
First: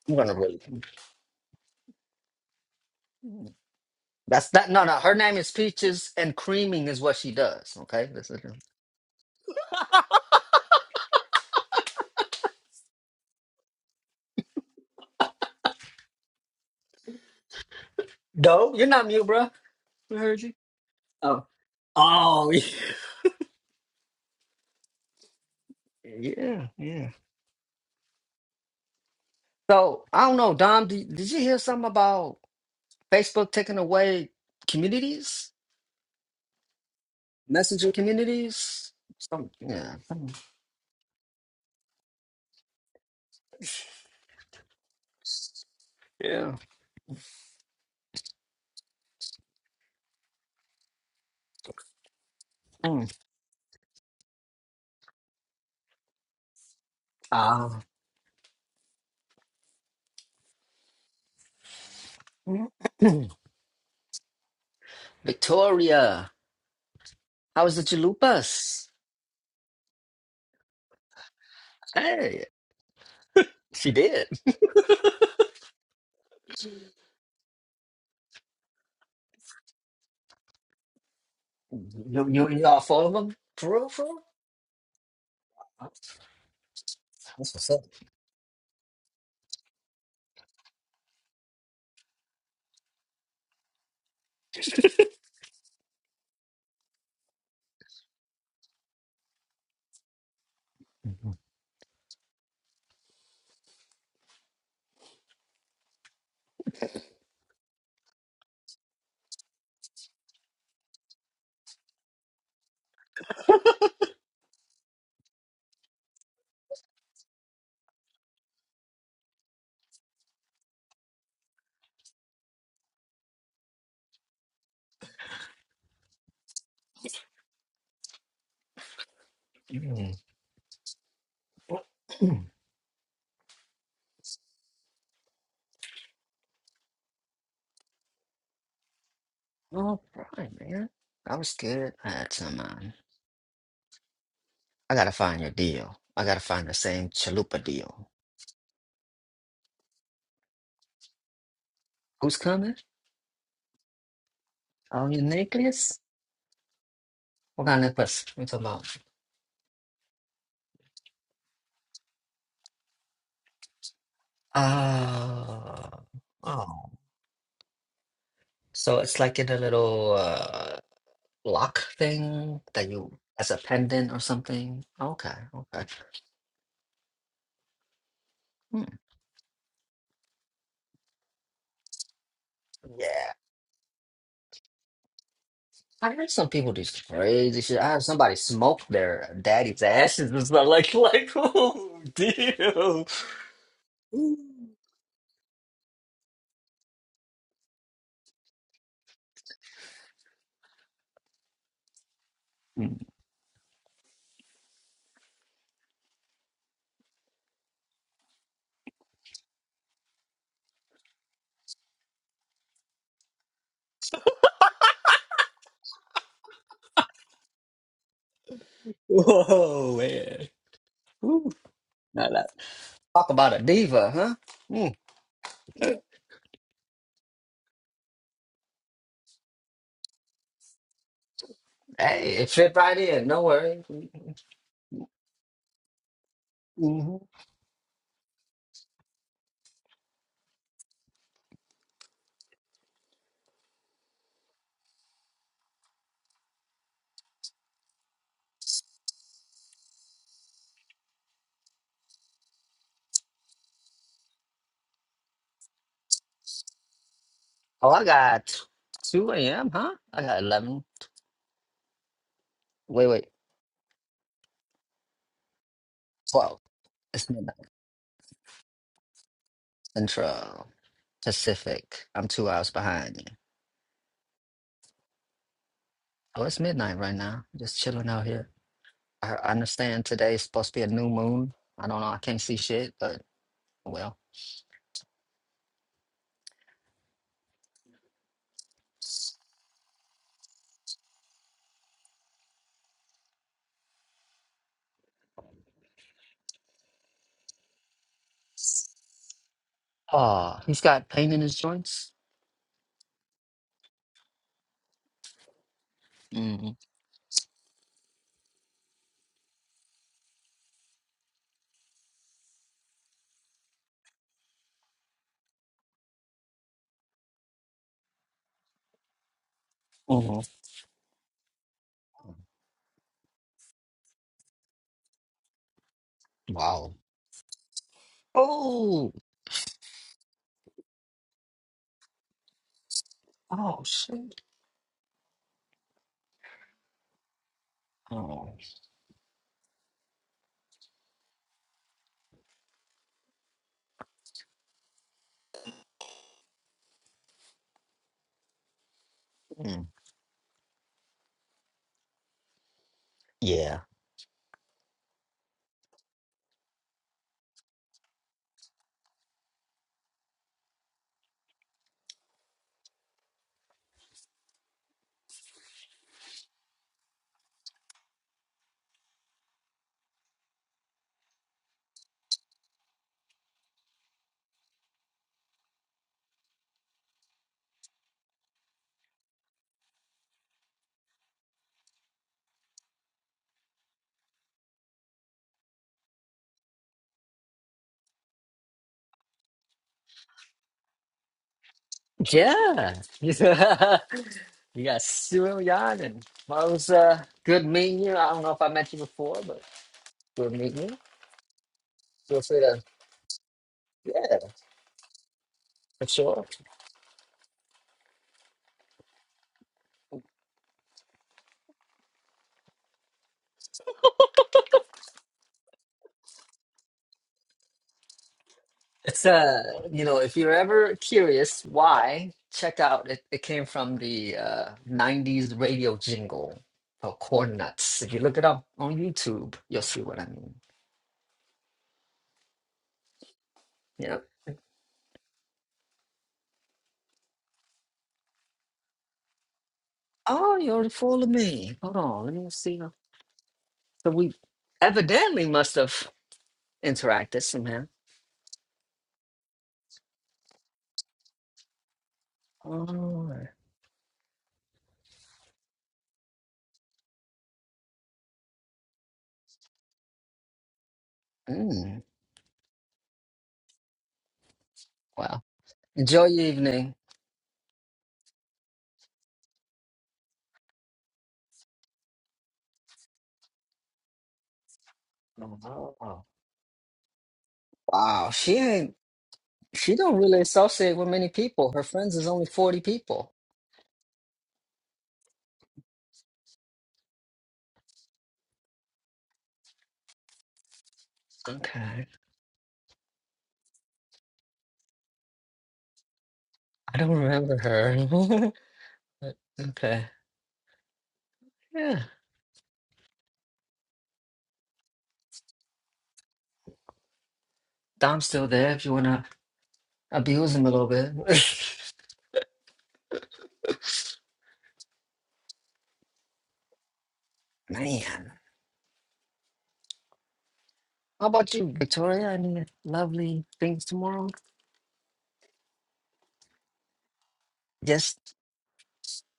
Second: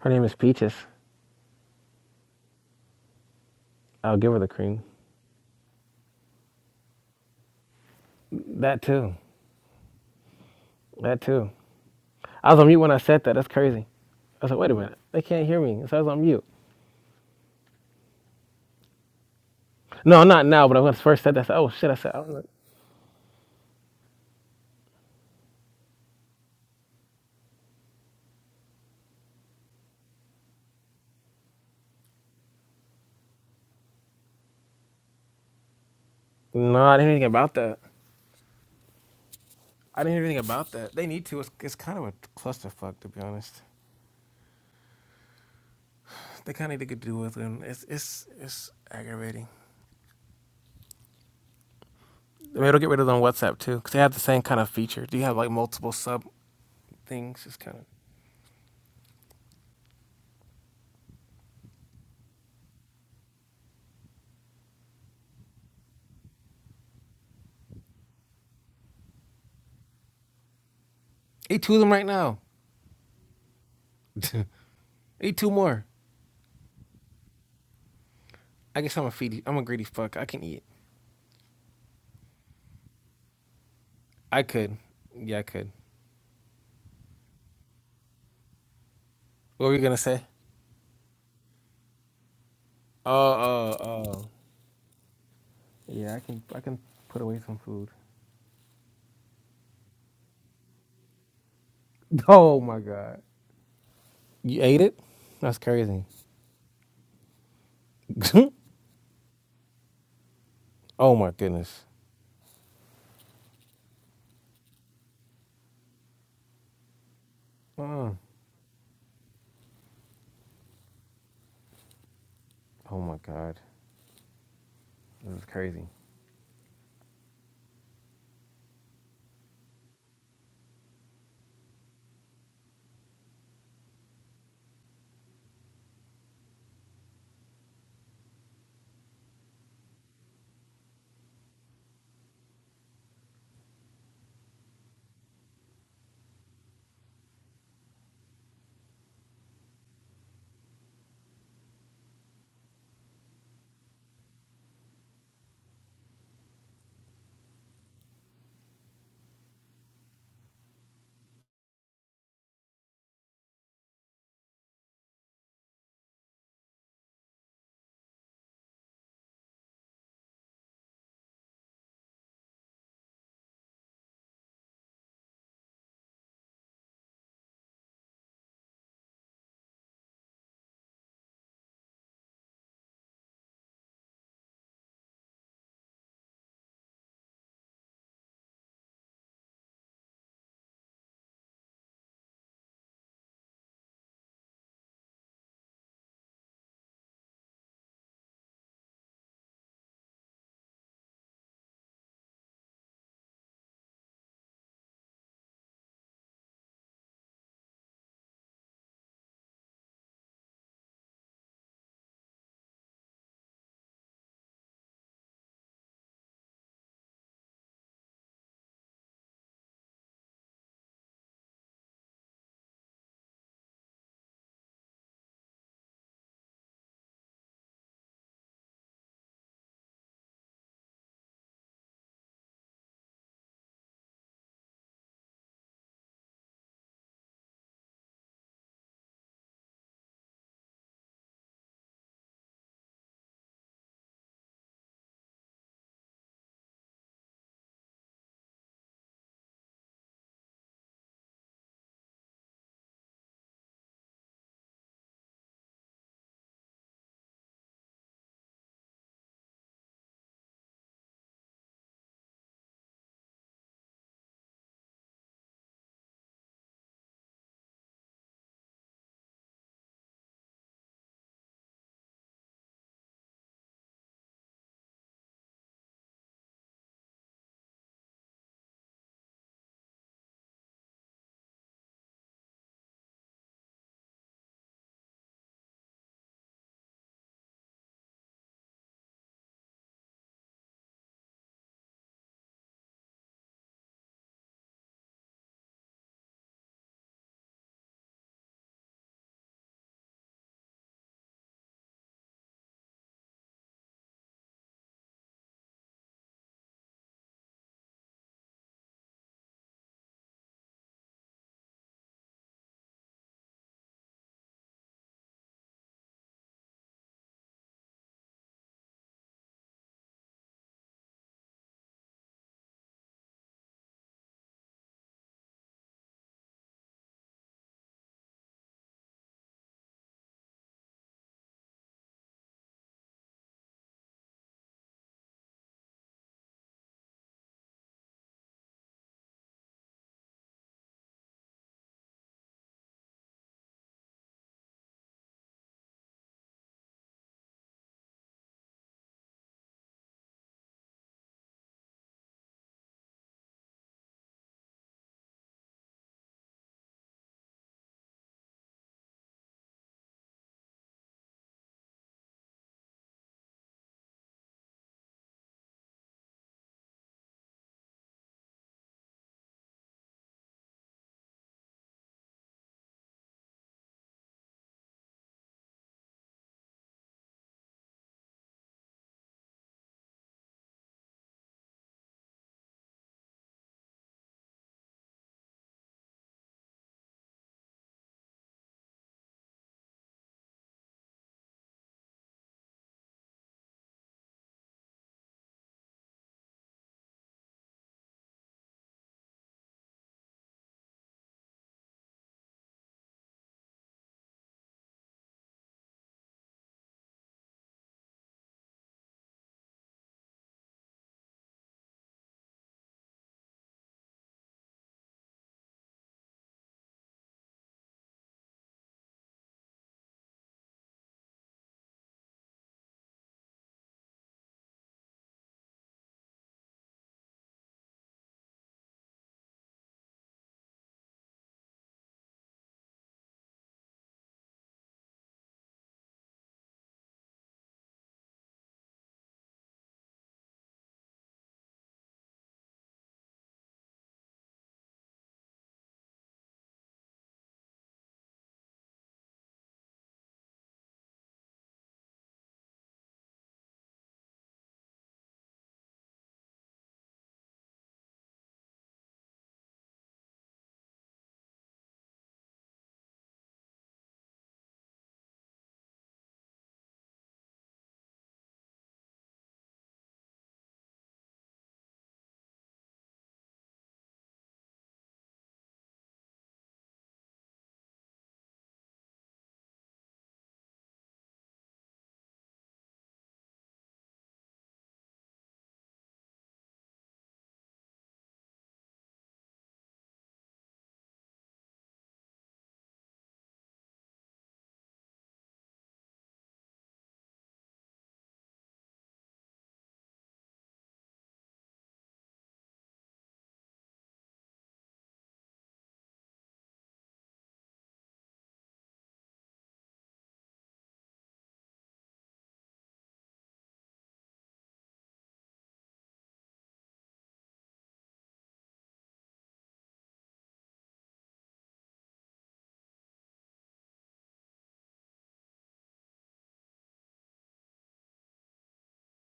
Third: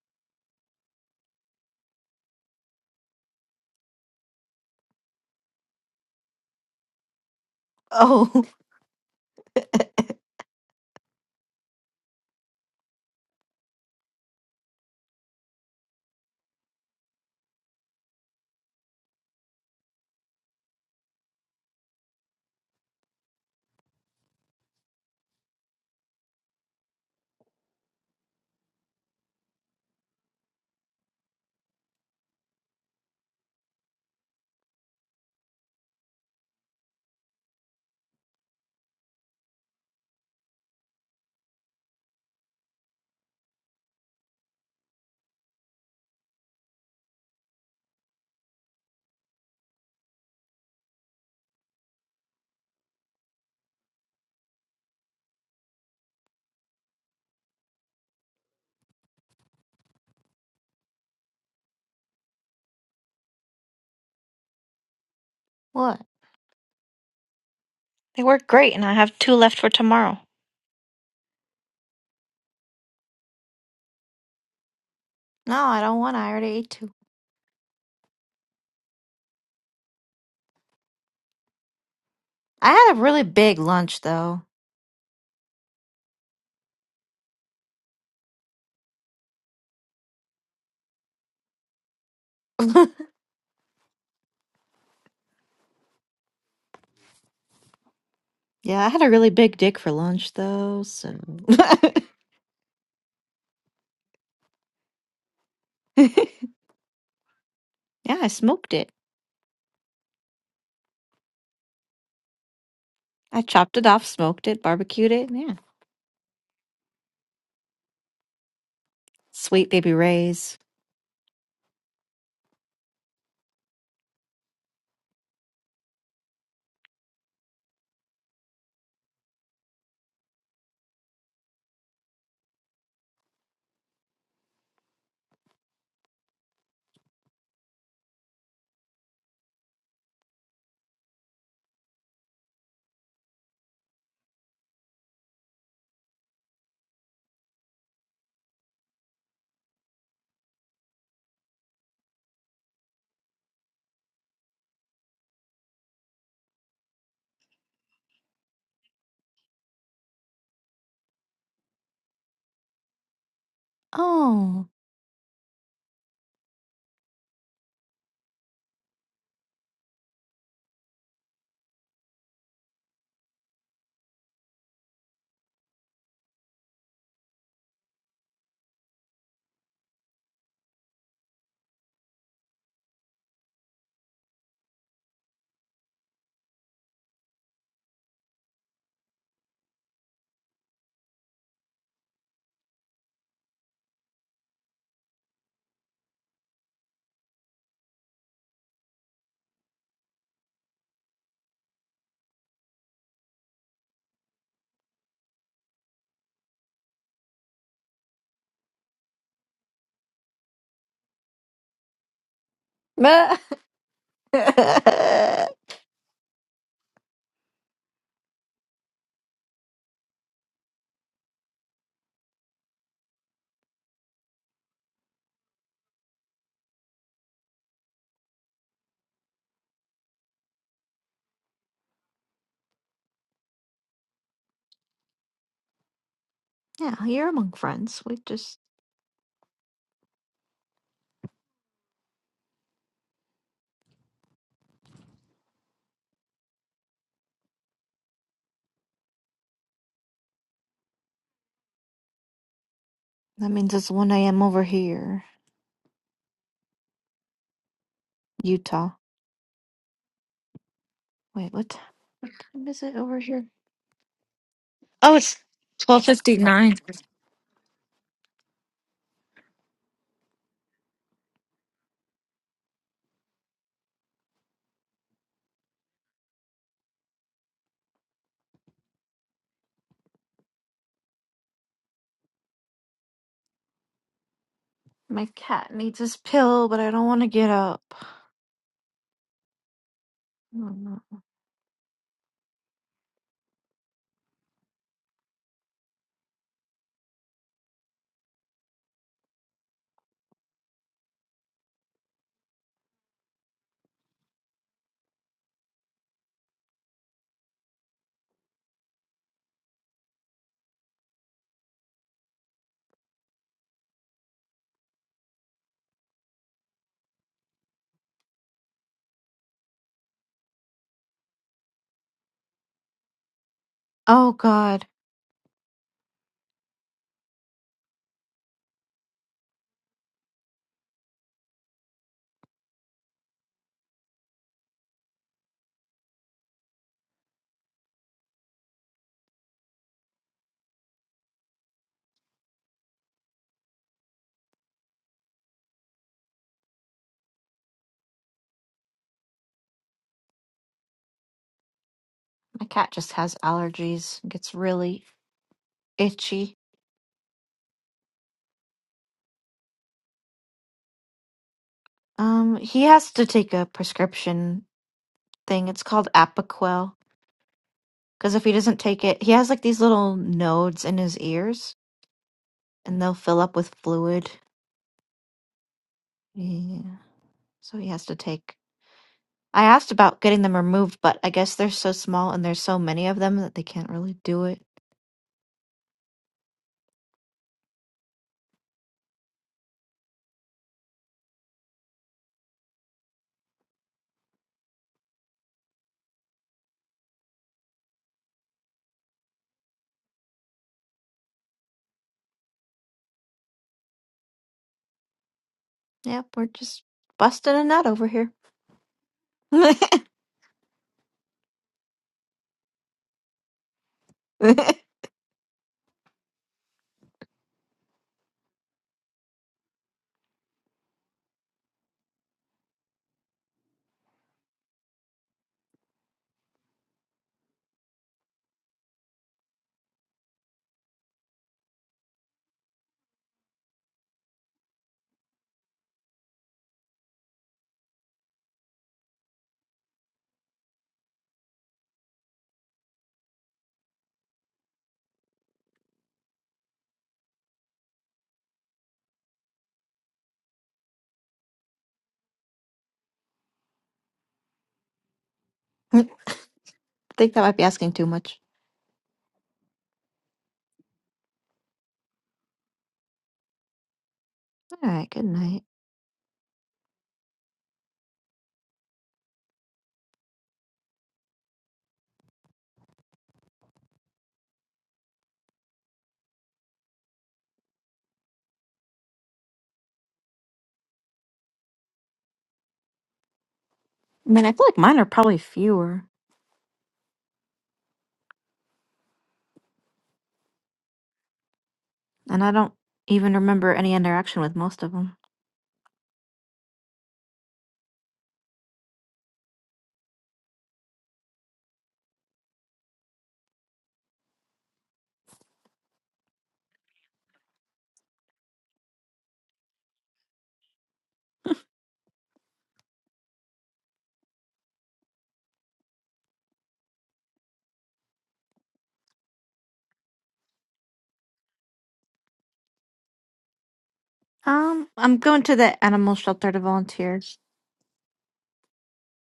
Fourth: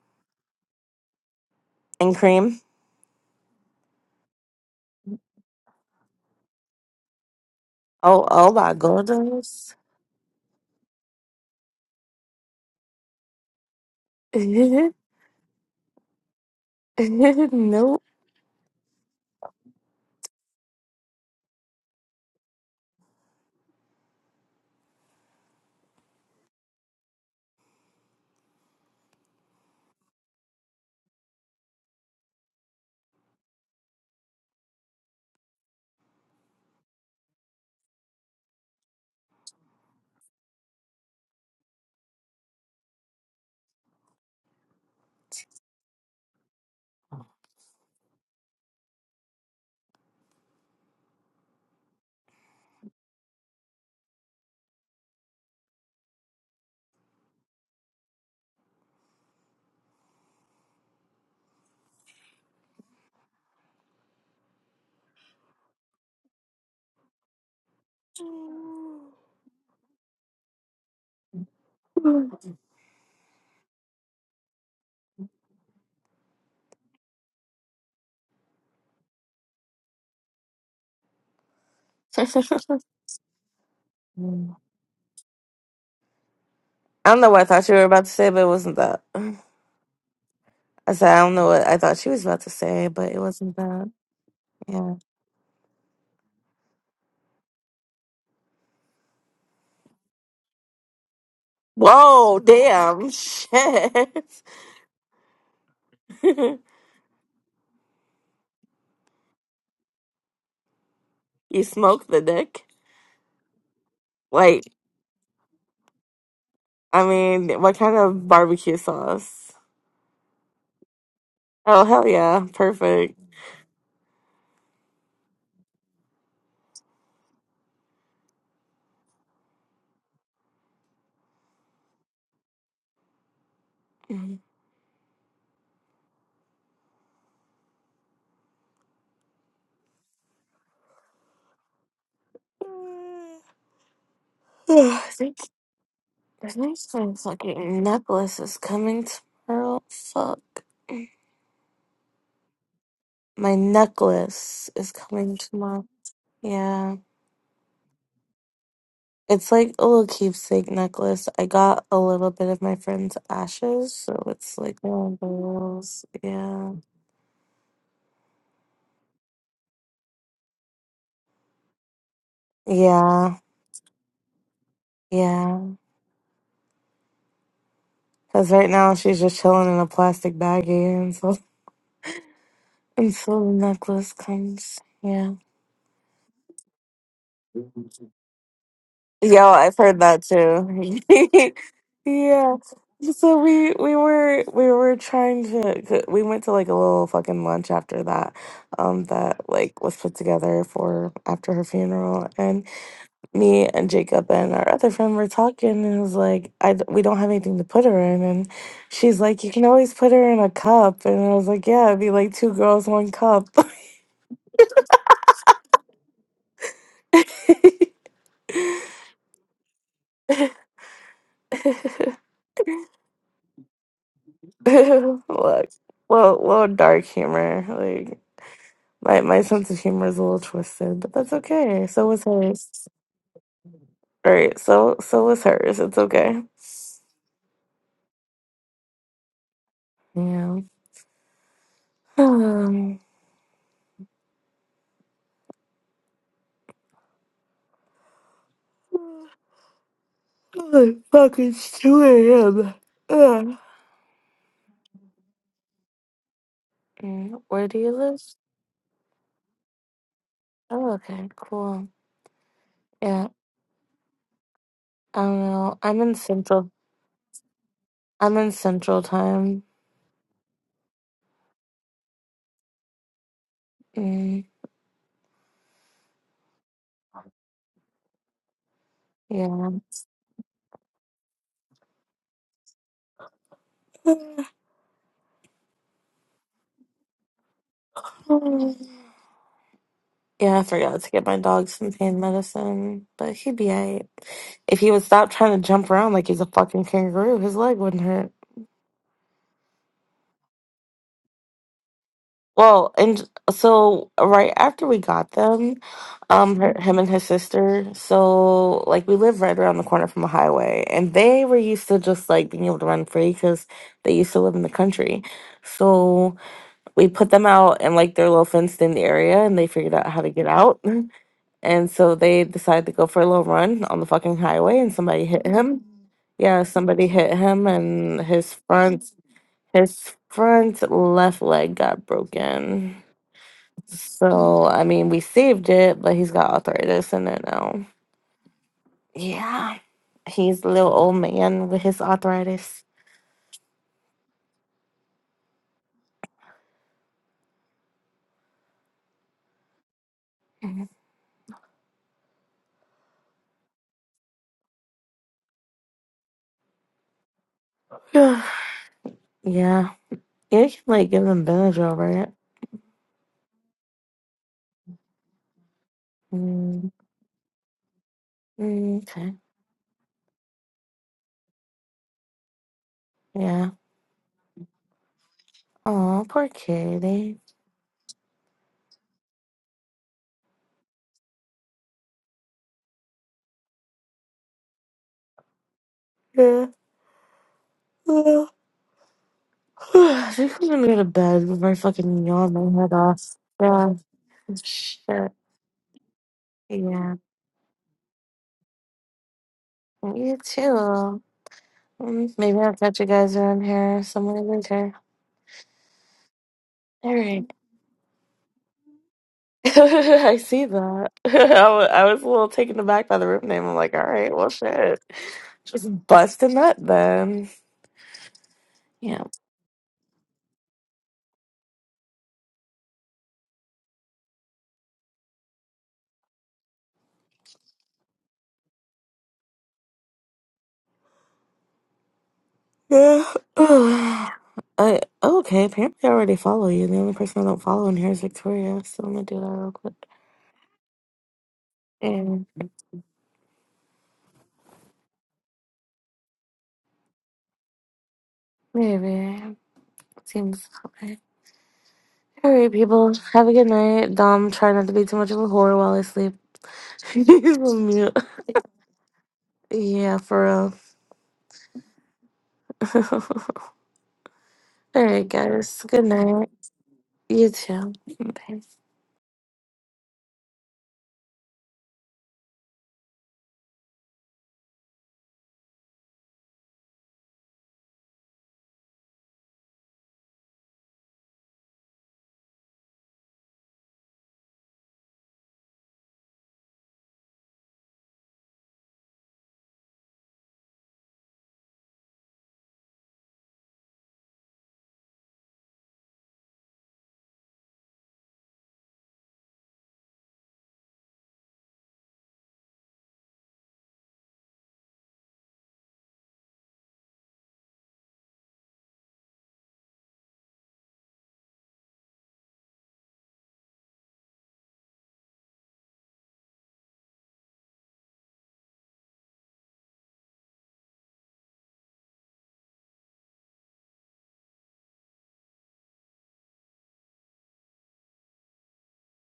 Speaker 3: Her
Speaker 2: I'm
Speaker 3: name
Speaker 2: gonna
Speaker 3: is
Speaker 2: really.
Speaker 3: Peaches.
Speaker 4: and cream.
Speaker 3: I'll give her
Speaker 2: That's
Speaker 3: the
Speaker 2: that.
Speaker 3: cream.
Speaker 2: No, no. Her name is Peaches, and creaming is what she does. Okay,
Speaker 4: Oh,
Speaker 2: this is.
Speaker 1: oh,
Speaker 4: oh my
Speaker 3: That too.
Speaker 4: goodness.
Speaker 3: That too. I was on mute when I said that. That's crazy. I was like, wait a
Speaker 4: nope.
Speaker 3: minute. They can't hear me. So I was on mute.
Speaker 2: No, you're not mute, bro. We
Speaker 3: No,
Speaker 2: heard
Speaker 3: not
Speaker 2: you.
Speaker 3: now, but when I first said that,
Speaker 2: Oh.
Speaker 3: I said, oh shit, I said, I don't
Speaker 2: Oh, Yeah, yeah. So I don't know, Dom. Did, did you hear something about Facebook taking away communities,
Speaker 3: no, I didn't hear anything about that.
Speaker 2: messenger communities? Some, yeah,
Speaker 3: I didn't hear
Speaker 2: some-
Speaker 3: anything about that. They need to. It's, it's kind of a clusterfuck, to be honest. They
Speaker 2: yeah.
Speaker 3: kind of need to get to do with them. It's it's it's aggravating. I mean, it'll get rid
Speaker 2: Mm.
Speaker 3: of them on WhatsApp too, because they have the same kind of feature. Do you have like multiple sub things? It's kind
Speaker 2: Ah.
Speaker 3: of
Speaker 1: what?
Speaker 2: Victoria, how was the
Speaker 1: They work great, and
Speaker 2: chalupas?
Speaker 1: I have two left for tomorrow.
Speaker 3: eat two of them right now.
Speaker 2: Hey, she did.
Speaker 3: eat two
Speaker 1: No, I
Speaker 3: more.
Speaker 1: don't want. I already ate two.
Speaker 3: I guess I'm a feedy. I'm a greedy fuck. I can eat.
Speaker 2: You, you, you
Speaker 1: I
Speaker 2: off
Speaker 1: had a
Speaker 2: all of
Speaker 1: really
Speaker 2: them?
Speaker 1: big
Speaker 2: For real,
Speaker 1: lunch
Speaker 2: for real?
Speaker 1: though.
Speaker 3: I could. Yeah, I could.
Speaker 4: I don't know what I
Speaker 2: That's
Speaker 4: thought
Speaker 2: what's
Speaker 4: you
Speaker 2: up.
Speaker 4: were about to say, but it wasn't that.
Speaker 3: What were you gonna say?
Speaker 4: I said, I don't know what I thought she was about to say, but
Speaker 3: Oh,
Speaker 4: it wasn't
Speaker 3: oh,
Speaker 4: that.
Speaker 3: oh.
Speaker 4: Yeah.
Speaker 3: Yeah, I can. I can put away some food.
Speaker 1: Yeah, I had a really big dick for lunch though. So
Speaker 2: Mm.
Speaker 1: yeah,
Speaker 4: Whoa,
Speaker 3: Oh my
Speaker 4: damn.
Speaker 3: god.
Speaker 4: Shit.
Speaker 3: You ate it? That's crazy.
Speaker 4: you
Speaker 1: I smoked it.
Speaker 3: oh my goodness.
Speaker 4: smoked the dick?
Speaker 1: I chopped it off, smoked it,
Speaker 4: Like,
Speaker 1: barbecued it. Yeah,
Speaker 4: I mean, what kind
Speaker 3: Mm.
Speaker 4: of barbecue sauce?
Speaker 1: sweet baby rays.
Speaker 4: Oh, hell yeah.
Speaker 3: Oh my
Speaker 4: Perfect.
Speaker 3: god. This is crazy.
Speaker 2: Mm.
Speaker 4: Mm.
Speaker 2: All right, man. I was good. I had some, um, I
Speaker 4: I
Speaker 2: gotta
Speaker 4: think
Speaker 2: find your deal. I gotta
Speaker 4: the
Speaker 2: find the
Speaker 4: next
Speaker 2: same
Speaker 4: time
Speaker 2: chalupa
Speaker 4: fucking
Speaker 2: deal.
Speaker 4: necklace is coming tomorrow. Fuck.
Speaker 2: Who's coming?
Speaker 4: My necklace is
Speaker 2: Oh, your
Speaker 4: coming tomorrow.
Speaker 2: necklace?
Speaker 4: Yeah.
Speaker 2: What kind of necklace? What you talking about?
Speaker 4: It's like a little keepsake necklace. I got a little bit of my friend's ashes, so it's like one of
Speaker 2: Ah,
Speaker 4: those.
Speaker 2: oh.
Speaker 4: Yeah.
Speaker 2: So it's like in a little, uh, Lock thing that you
Speaker 4: Yeah.
Speaker 2: as a pendant or something. Okay,
Speaker 4: Yeah.
Speaker 2: okay.
Speaker 4: Because right
Speaker 2: Hmm.
Speaker 4: now she's just chilling in a plastic baggie and so
Speaker 2: Yeah.
Speaker 4: until the necklace comes. Yeah.
Speaker 2: I heard some people do some crazy shit. I heard somebody smoke their
Speaker 4: Yo, I've
Speaker 2: daddy's
Speaker 4: heard that
Speaker 2: ashes and stuff like
Speaker 4: too.
Speaker 2: like oh
Speaker 4: yeah.
Speaker 2: deal.
Speaker 4: So we we were we were trying to 'cause we went to like a little fucking lunch after that um that like was put together for after her funeral me and Jacob and our other friend were talking, and it was like, I d- we don't have anything to put her in, and she's like, you can always put her in a cup, and I was like, yeah, it'd be like two girls, one
Speaker 1: Meh.
Speaker 4: cup.
Speaker 2: Whoa man. Now that talk about a diva, huh? Mm.
Speaker 4: Look, little little dark humor. Like my my sense of humor is a little twisted, but that's okay. So was
Speaker 2: Hey, it fit
Speaker 4: hers.
Speaker 2: right in, no worries.
Speaker 4: Right. So so was hers. It's okay.
Speaker 1: Yeah,
Speaker 2: hmm
Speaker 1: you're among friends. We just
Speaker 4: Yeah. Um. Fuck, it's two a.m.
Speaker 1: that
Speaker 4: Ugh.
Speaker 1: means it's one a.m. over here,
Speaker 4: Mm, Where do
Speaker 2: Oh
Speaker 4: you
Speaker 2: I
Speaker 4: live?
Speaker 2: got
Speaker 1: Utah.
Speaker 2: two AM, huh? I got eleven.
Speaker 4: Oh, okay,
Speaker 1: Wait, what
Speaker 4: cool.
Speaker 1: time is it
Speaker 2: Wait,
Speaker 1: over
Speaker 4: Yeah,
Speaker 2: wait,
Speaker 1: here?
Speaker 4: I don't know. I'm in
Speaker 2: twelve.
Speaker 4: central.
Speaker 2: It's midnight
Speaker 4: I'm in central time.
Speaker 2: central. Pacific. I'm two hours behind you.
Speaker 4: Mm,
Speaker 2: Oh, it's midnight right now. Just chilling out here. I I
Speaker 4: yeah.
Speaker 2: understand today's supposed to be a new moon. I don't know. I can't see shit, but well.
Speaker 1: Pill, but I don't want to get up.
Speaker 4: Yeah,
Speaker 1: I
Speaker 4: I
Speaker 1: don't know.
Speaker 4: forgot to get my dog some pain medicine, but he'd be alright. If he would stop trying to jump around like he's a fucking kangaroo, his leg wouldn't hurt.
Speaker 2: Oh, he's got pain in his joints.
Speaker 4: Well, and so right after we got them, um,
Speaker 2: Mm-hmm.
Speaker 4: her, him and his sister. So like we live right around the corner from a highway, and they were used to just like being able to run free because they used to live in the country. So we put them out in like their little fenced-in area, and they figured out how to get
Speaker 2: Mm-hmm.
Speaker 4: out. And so they decided to go for a little run on the
Speaker 1: Oh
Speaker 4: fucking highway,
Speaker 1: God,
Speaker 4: and somebody hit him. Yeah,
Speaker 2: Wow.
Speaker 4: somebody hit him, and his front
Speaker 2: Oh,
Speaker 4: his front left leg got broken.
Speaker 2: oh, shit.
Speaker 4: So I mean, we saved it, but he's got arthritis in it now.
Speaker 2: Oh,
Speaker 4: Yeah, he's a little old man with his arthritis.
Speaker 2: mm.
Speaker 4: Mhm.
Speaker 1: my cat just has
Speaker 2: yeah.
Speaker 1: allergies. Gets really itchy.
Speaker 4: yeah, yeah, you can like give him Benadryl, right?
Speaker 1: Um, he has to take a prescription thing. It's called
Speaker 4: Mm,
Speaker 1: Apoquel. Because if he doesn't
Speaker 4: mm,
Speaker 1: take it, he
Speaker 4: okay,
Speaker 1: has like these little nodes in his ears, and they'll fill up
Speaker 4: yeah.
Speaker 1: with fluid.
Speaker 4: Oh, poor
Speaker 1: Yeah.
Speaker 4: kitty.
Speaker 1: So he has to take I asked about getting them removed, but I guess they're so small and there's so many of them that they can't really do it.
Speaker 4: Yeah. Uh, I think I'm gonna go to bed with my fucking yawn my head
Speaker 2: Yeah.
Speaker 4: off. Yeah.
Speaker 2: Yeah. you got
Speaker 4: Shit.
Speaker 2: Cyril Yarden. Well, it was
Speaker 4: Yeah.
Speaker 2: uh, good meeting you. I don't know if I met you before, but
Speaker 4: You
Speaker 2: good meeting you.
Speaker 4: too. Mm,
Speaker 2: Feel
Speaker 4: Maybe
Speaker 2: free
Speaker 4: I'll
Speaker 2: to,
Speaker 4: catch you guys around here
Speaker 2: yeah,
Speaker 4: somewhere later.
Speaker 2: for
Speaker 1: Yep,
Speaker 2: sure.
Speaker 1: we're just
Speaker 4: All right.
Speaker 1: busting a nut over here. I
Speaker 4: I see that. I wa- I was a little taken aback by the room name. I'm like, all right, well, shit. Just busting that then. Yeah.
Speaker 2: It's uh, you know, if you're ever curious why, check out it, it came from the uh 90s radio jingle for Corn Nuts. If you look it up on YouTube, you'll see what I mean.
Speaker 4: Yeah.
Speaker 2: Yeah.
Speaker 4: I okay. Apparently, I already follow you. The only person I don't follow in here is Victoria, so I'm gonna do that real quick.
Speaker 2: Oh, you already follow me. Hold on, let
Speaker 4: And
Speaker 2: me see. So we evidently must have interacted somehow.
Speaker 4: maybe seems okay. All right, people.
Speaker 2: Oh,
Speaker 4: Have a good night. Dom, try not to be too much of a whore while I sleep.
Speaker 1: think that
Speaker 4: He's
Speaker 1: might be
Speaker 4: on
Speaker 1: asking too
Speaker 4: mute.
Speaker 1: much.
Speaker 4: Yeah, for
Speaker 2: mm,
Speaker 4: real.
Speaker 1: All
Speaker 4: all
Speaker 1: right, good
Speaker 4: right,
Speaker 2: wow.
Speaker 1: night.
Speaker 4: guys. Good
Speaker 2: Enjoy your
Speaker 4: night.
Speaker 2: evening.
Speaker 4: You too. Bye.
Speaker 2: Oh, wow, she ain't she don't really associate with many people. Her friends is only 40 people.
Speaker 1: I mean, I feel like mine are probably fewer,
Speaker 2: Okay.
Speaker 1: and I don't even remember any interaction with most of them.
Speaker 2: I don't remember her. But, okay. Yeah. Dom's still there if you want to abuse him a little bit. Man. How about you, Victoria? Any lovely things tomorrow?
Speaker 1: Um,
Speaker 2: Just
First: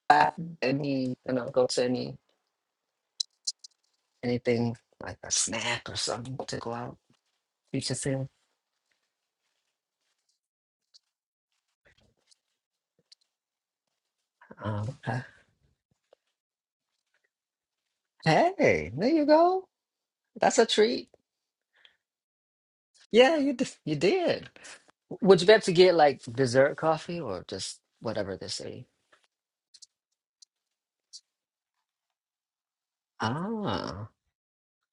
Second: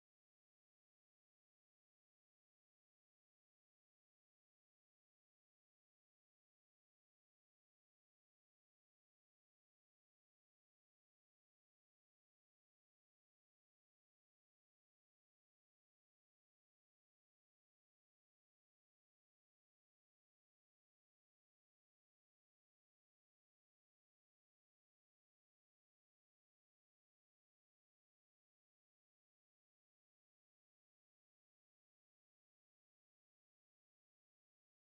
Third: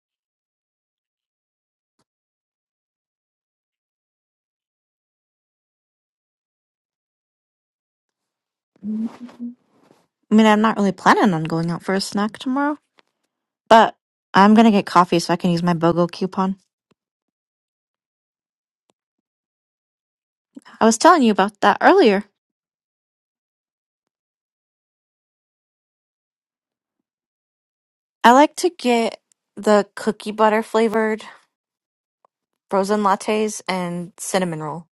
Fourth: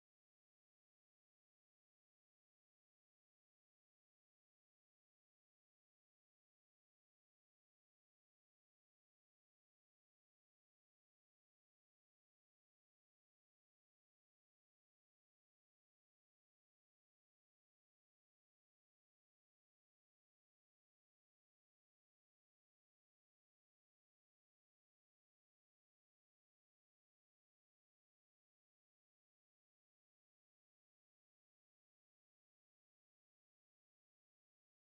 Speaker 2: uh, any, you know, go to any anything like a snack or something to go out. You should say,
Speaker 1: I mean, I'm not really planning on going out for a snack tomorrow, but I'm gonna get
Speaker 2: um,
Speaker 1: coffee
Speaker 2: uh,
Speaker 1: so I can use my BOGO coupon.
Speaker 2: hey, there you go. That's a
Speaker 1: I was
Speaker 2: treat.
Speaker 1: told that
Speaker 2: Yeah, you d- you did. Would you be able to get like dessert coffee or just
Speaker 1: I
Speaker 2: whatever they
Speaker 1: like to
Speaker 2: say?
Speaker 1: get the cookie butter flavored. Frozen lattes
Speaker 2: Ah,
Speaker 1: and cinnamon roll.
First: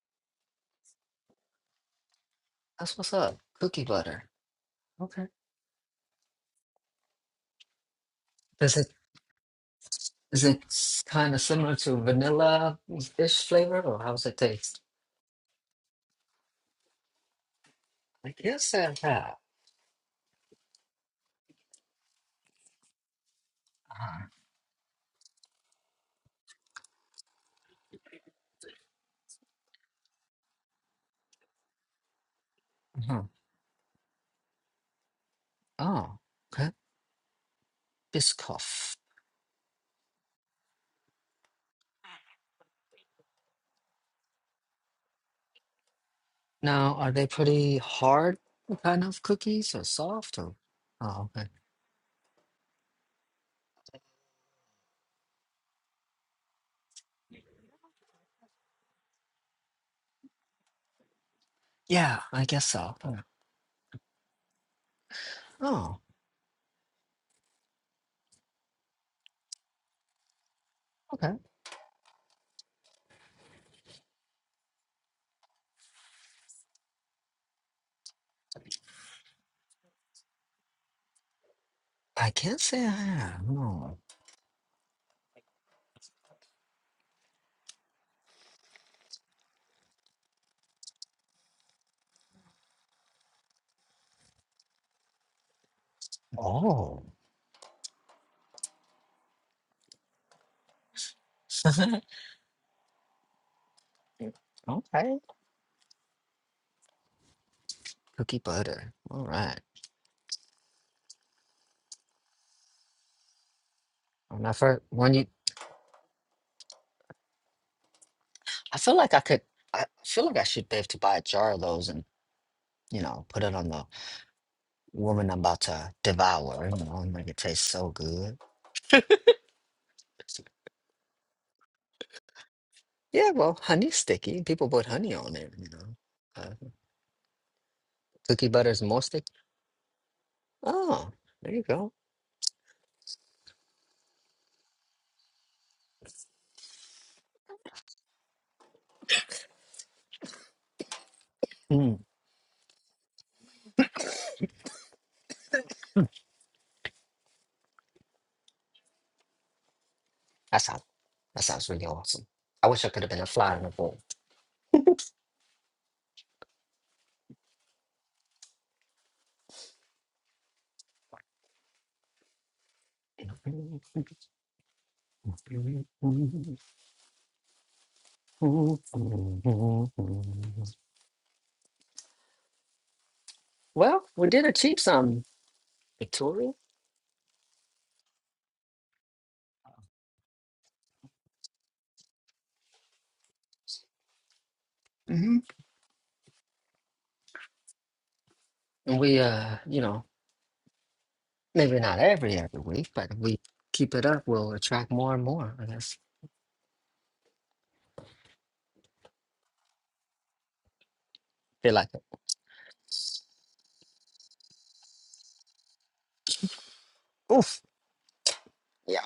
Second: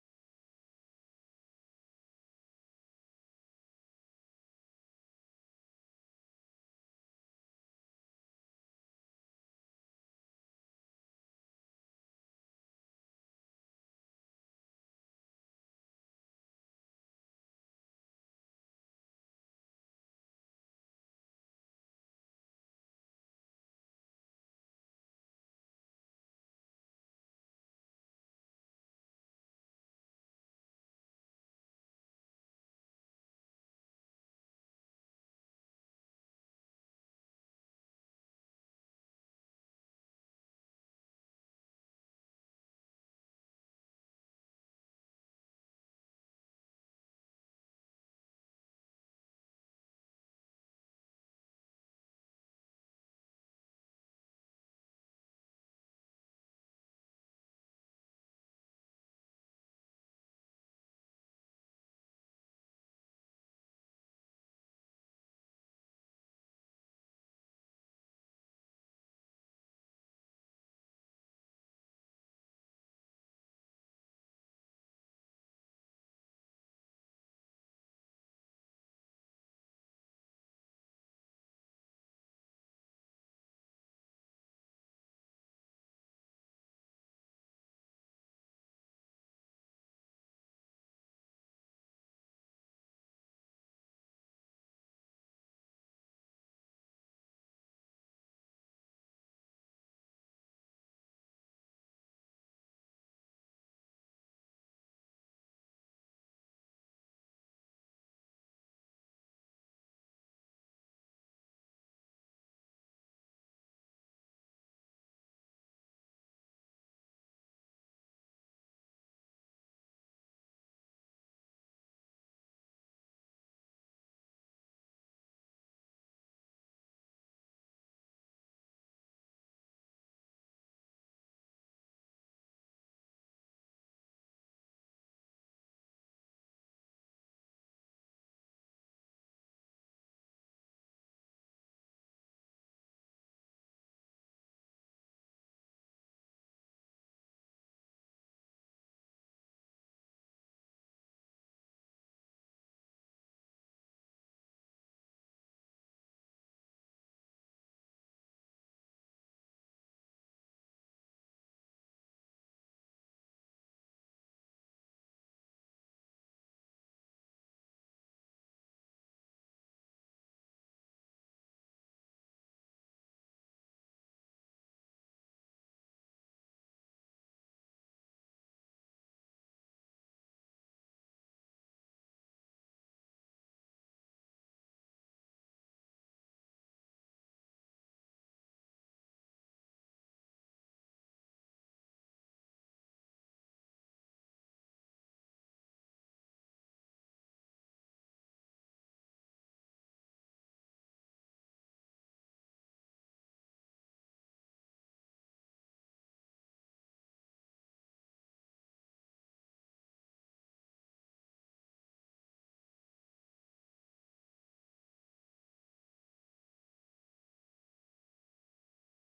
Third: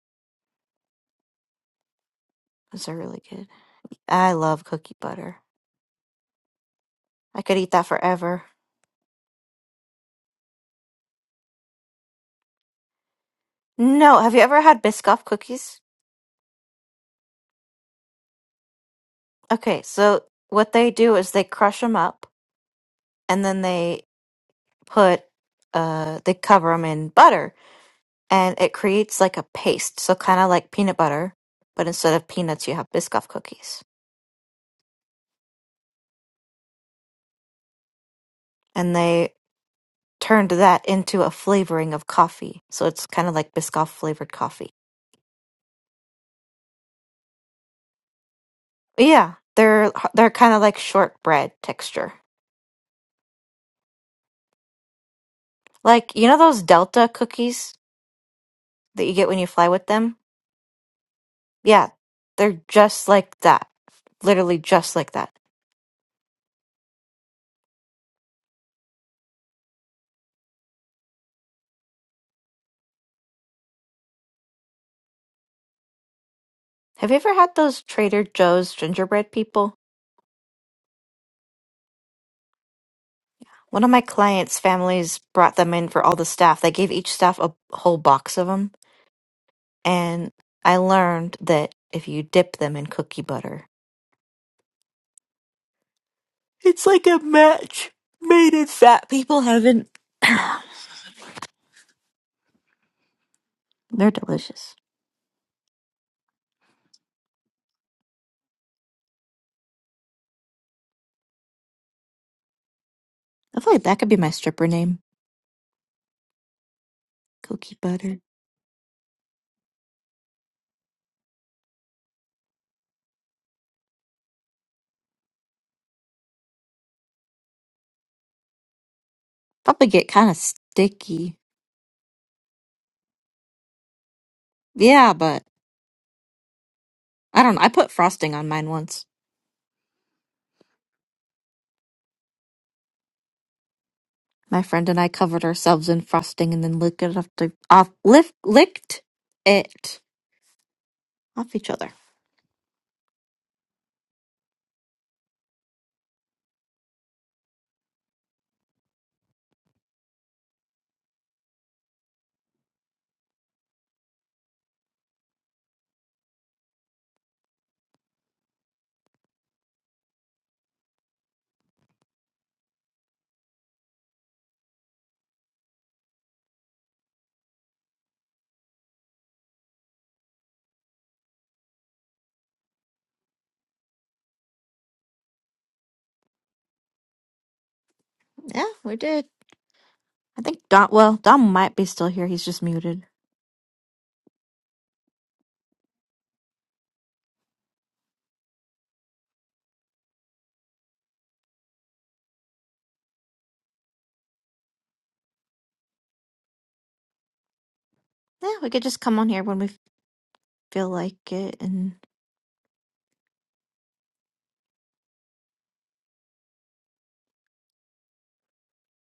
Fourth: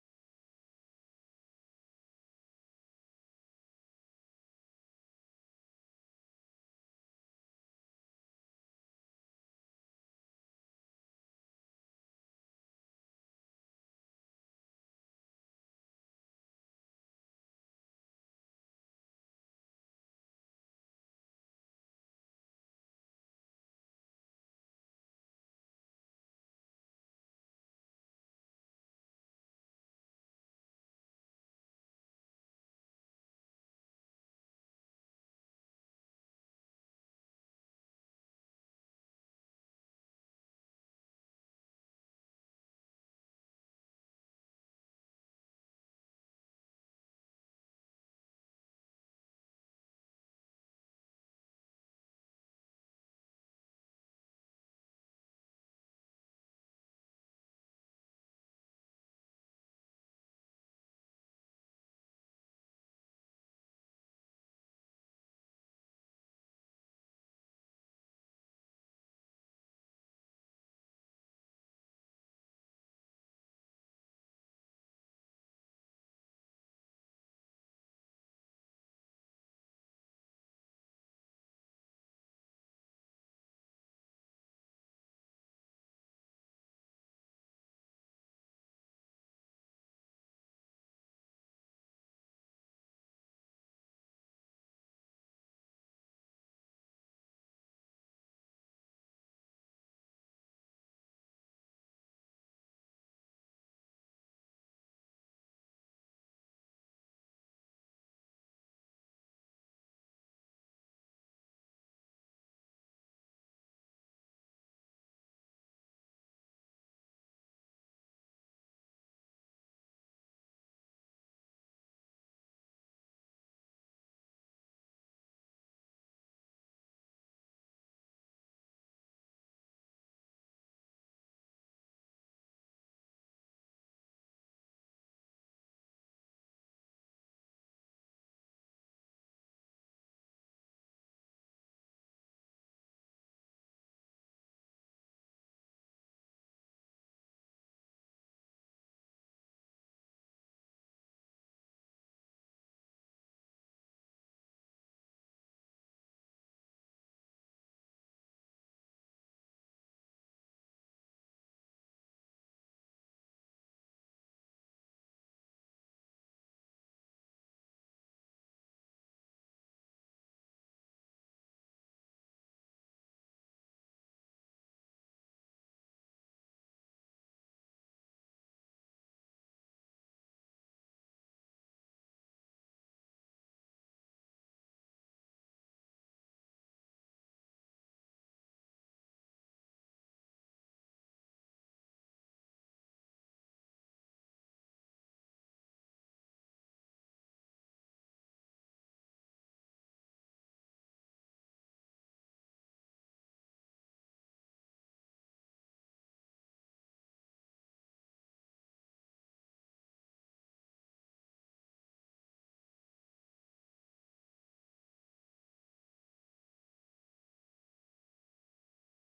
Speaker 1: Those are
Speaker 2: that's what's
Speaker 1: really
Speaker 2: up.
Speaker 1: good.
Speaker 2: Cookie butter.
Speaker 1: I love cookie
Speaker 2: Okay.
Speaker 1: butter. I could eat that forever.
Speaker 2: Does it is it kind of similar to vanilla-ish flavor, or
Speaker 1: No,
Speaker 2: how's
Speaker 1: have
Speaker 2: it
Speaker 1: you ever
Speaker 2: taste?
Speaker 1: had Biscoff cookies?
Speaker 2: I guess I have.
Speaker 1: Okay, so what they do is they crush them up and then they put uh they cover them in butter and it creates like a paste, so kind of like peanut butter, but instead of peanuts you have
Speaker 2: Uh-huh.
Speaker 1: Biscoff cookies.
Speaker 2: Oh, okay. Biscoff.
Speaker 1: And they turned that into a flavoring of coffee. So it's kind of like Biscoff flavored coffee.
Speaker 2: Now, are they pretty hard kind of
Speaker 1: Yeah,
Speaker 2: cookies or
Speaker 1: they're they're
Speaker 2: soft
Speaker 1: kind
Speaker 2: or?
Speaker 1: of like
Speaker 2: Oh, okay.
Speaker 1: shortbread texture. Like, you know those Delta cookies that you get when you fly with them? Yeah,
Speaker 2: Yeah, I
Speaker 1: they're
Speaker 2: guess so.
Speaker 1: just
Speaker 2: Oh,
Speaker 1: like that. Literally just like that.
Speaker 2: Oh, okay.
Speaker 1: Have you ever had those Trader Joe's gingerbread people?
Speaker 2: I can't say I have.
Speaker 1: One of
Speaker 2: No.
Speaker 1: my clients' families brought them in for all the staff. They gave each staff a whole box of them, and I learned that if you dip them in cookie butter, it's
Speaker 2: Oh.
Speaker 1: like a match made in fat people heaven. They're delicious.
Speaker 2: Okay. Cookie butter. All right.
Speaker 1: I feel like that could be my
Speaker 2: I'm not
Speaker 1: stripper
Speaker 2: for
Speaker 1: name.
Speaker 2: when you.
Speaker 1: Cookie butter.
Speaker 2: I feel like I could. I feel like I should be able to buy a jar of those you know, put it on the woman I'm about to devour, you know, and make it taste so good.
Speaker 1: Probably get kind of sticky.
Speaker 2: Yeah, well, honey's sticky. People put
Speaker 1: Yeah,
Speaker 2: honey on
Speaker 1: but
Speaker 2: it, you know. Uh,
Speaker 1: I don't know. I put frosting on
Speaker 2: cookie
Speaker 1: mine
Speaker 2: butter is more
Speaker 1: once.
Speaker 2: sticky. Oh, there you go.
Speaker 1: My friend and I covered ourselves in frosting and then licked it off, the, off lift, licked it off each other.
Speaker 2: Mm, that sounds that sounds really awesome. I wish I could have been a fly on the wall. Well, we did achieve some, Victoria.
Speaker 1: We did. I think Don, well, Don might be still here. He's just muted.
Speaker 2: Mhm. And we, uh, you know, maybe not every every week, but if we keep it up, we'll attract more and more. I guess.
Speaker 1: Yeah, we could just come on here when we feel like it.
Speaker 2: Feel like,
Speaker 1: And,
Speaker 2: oof. Yeah.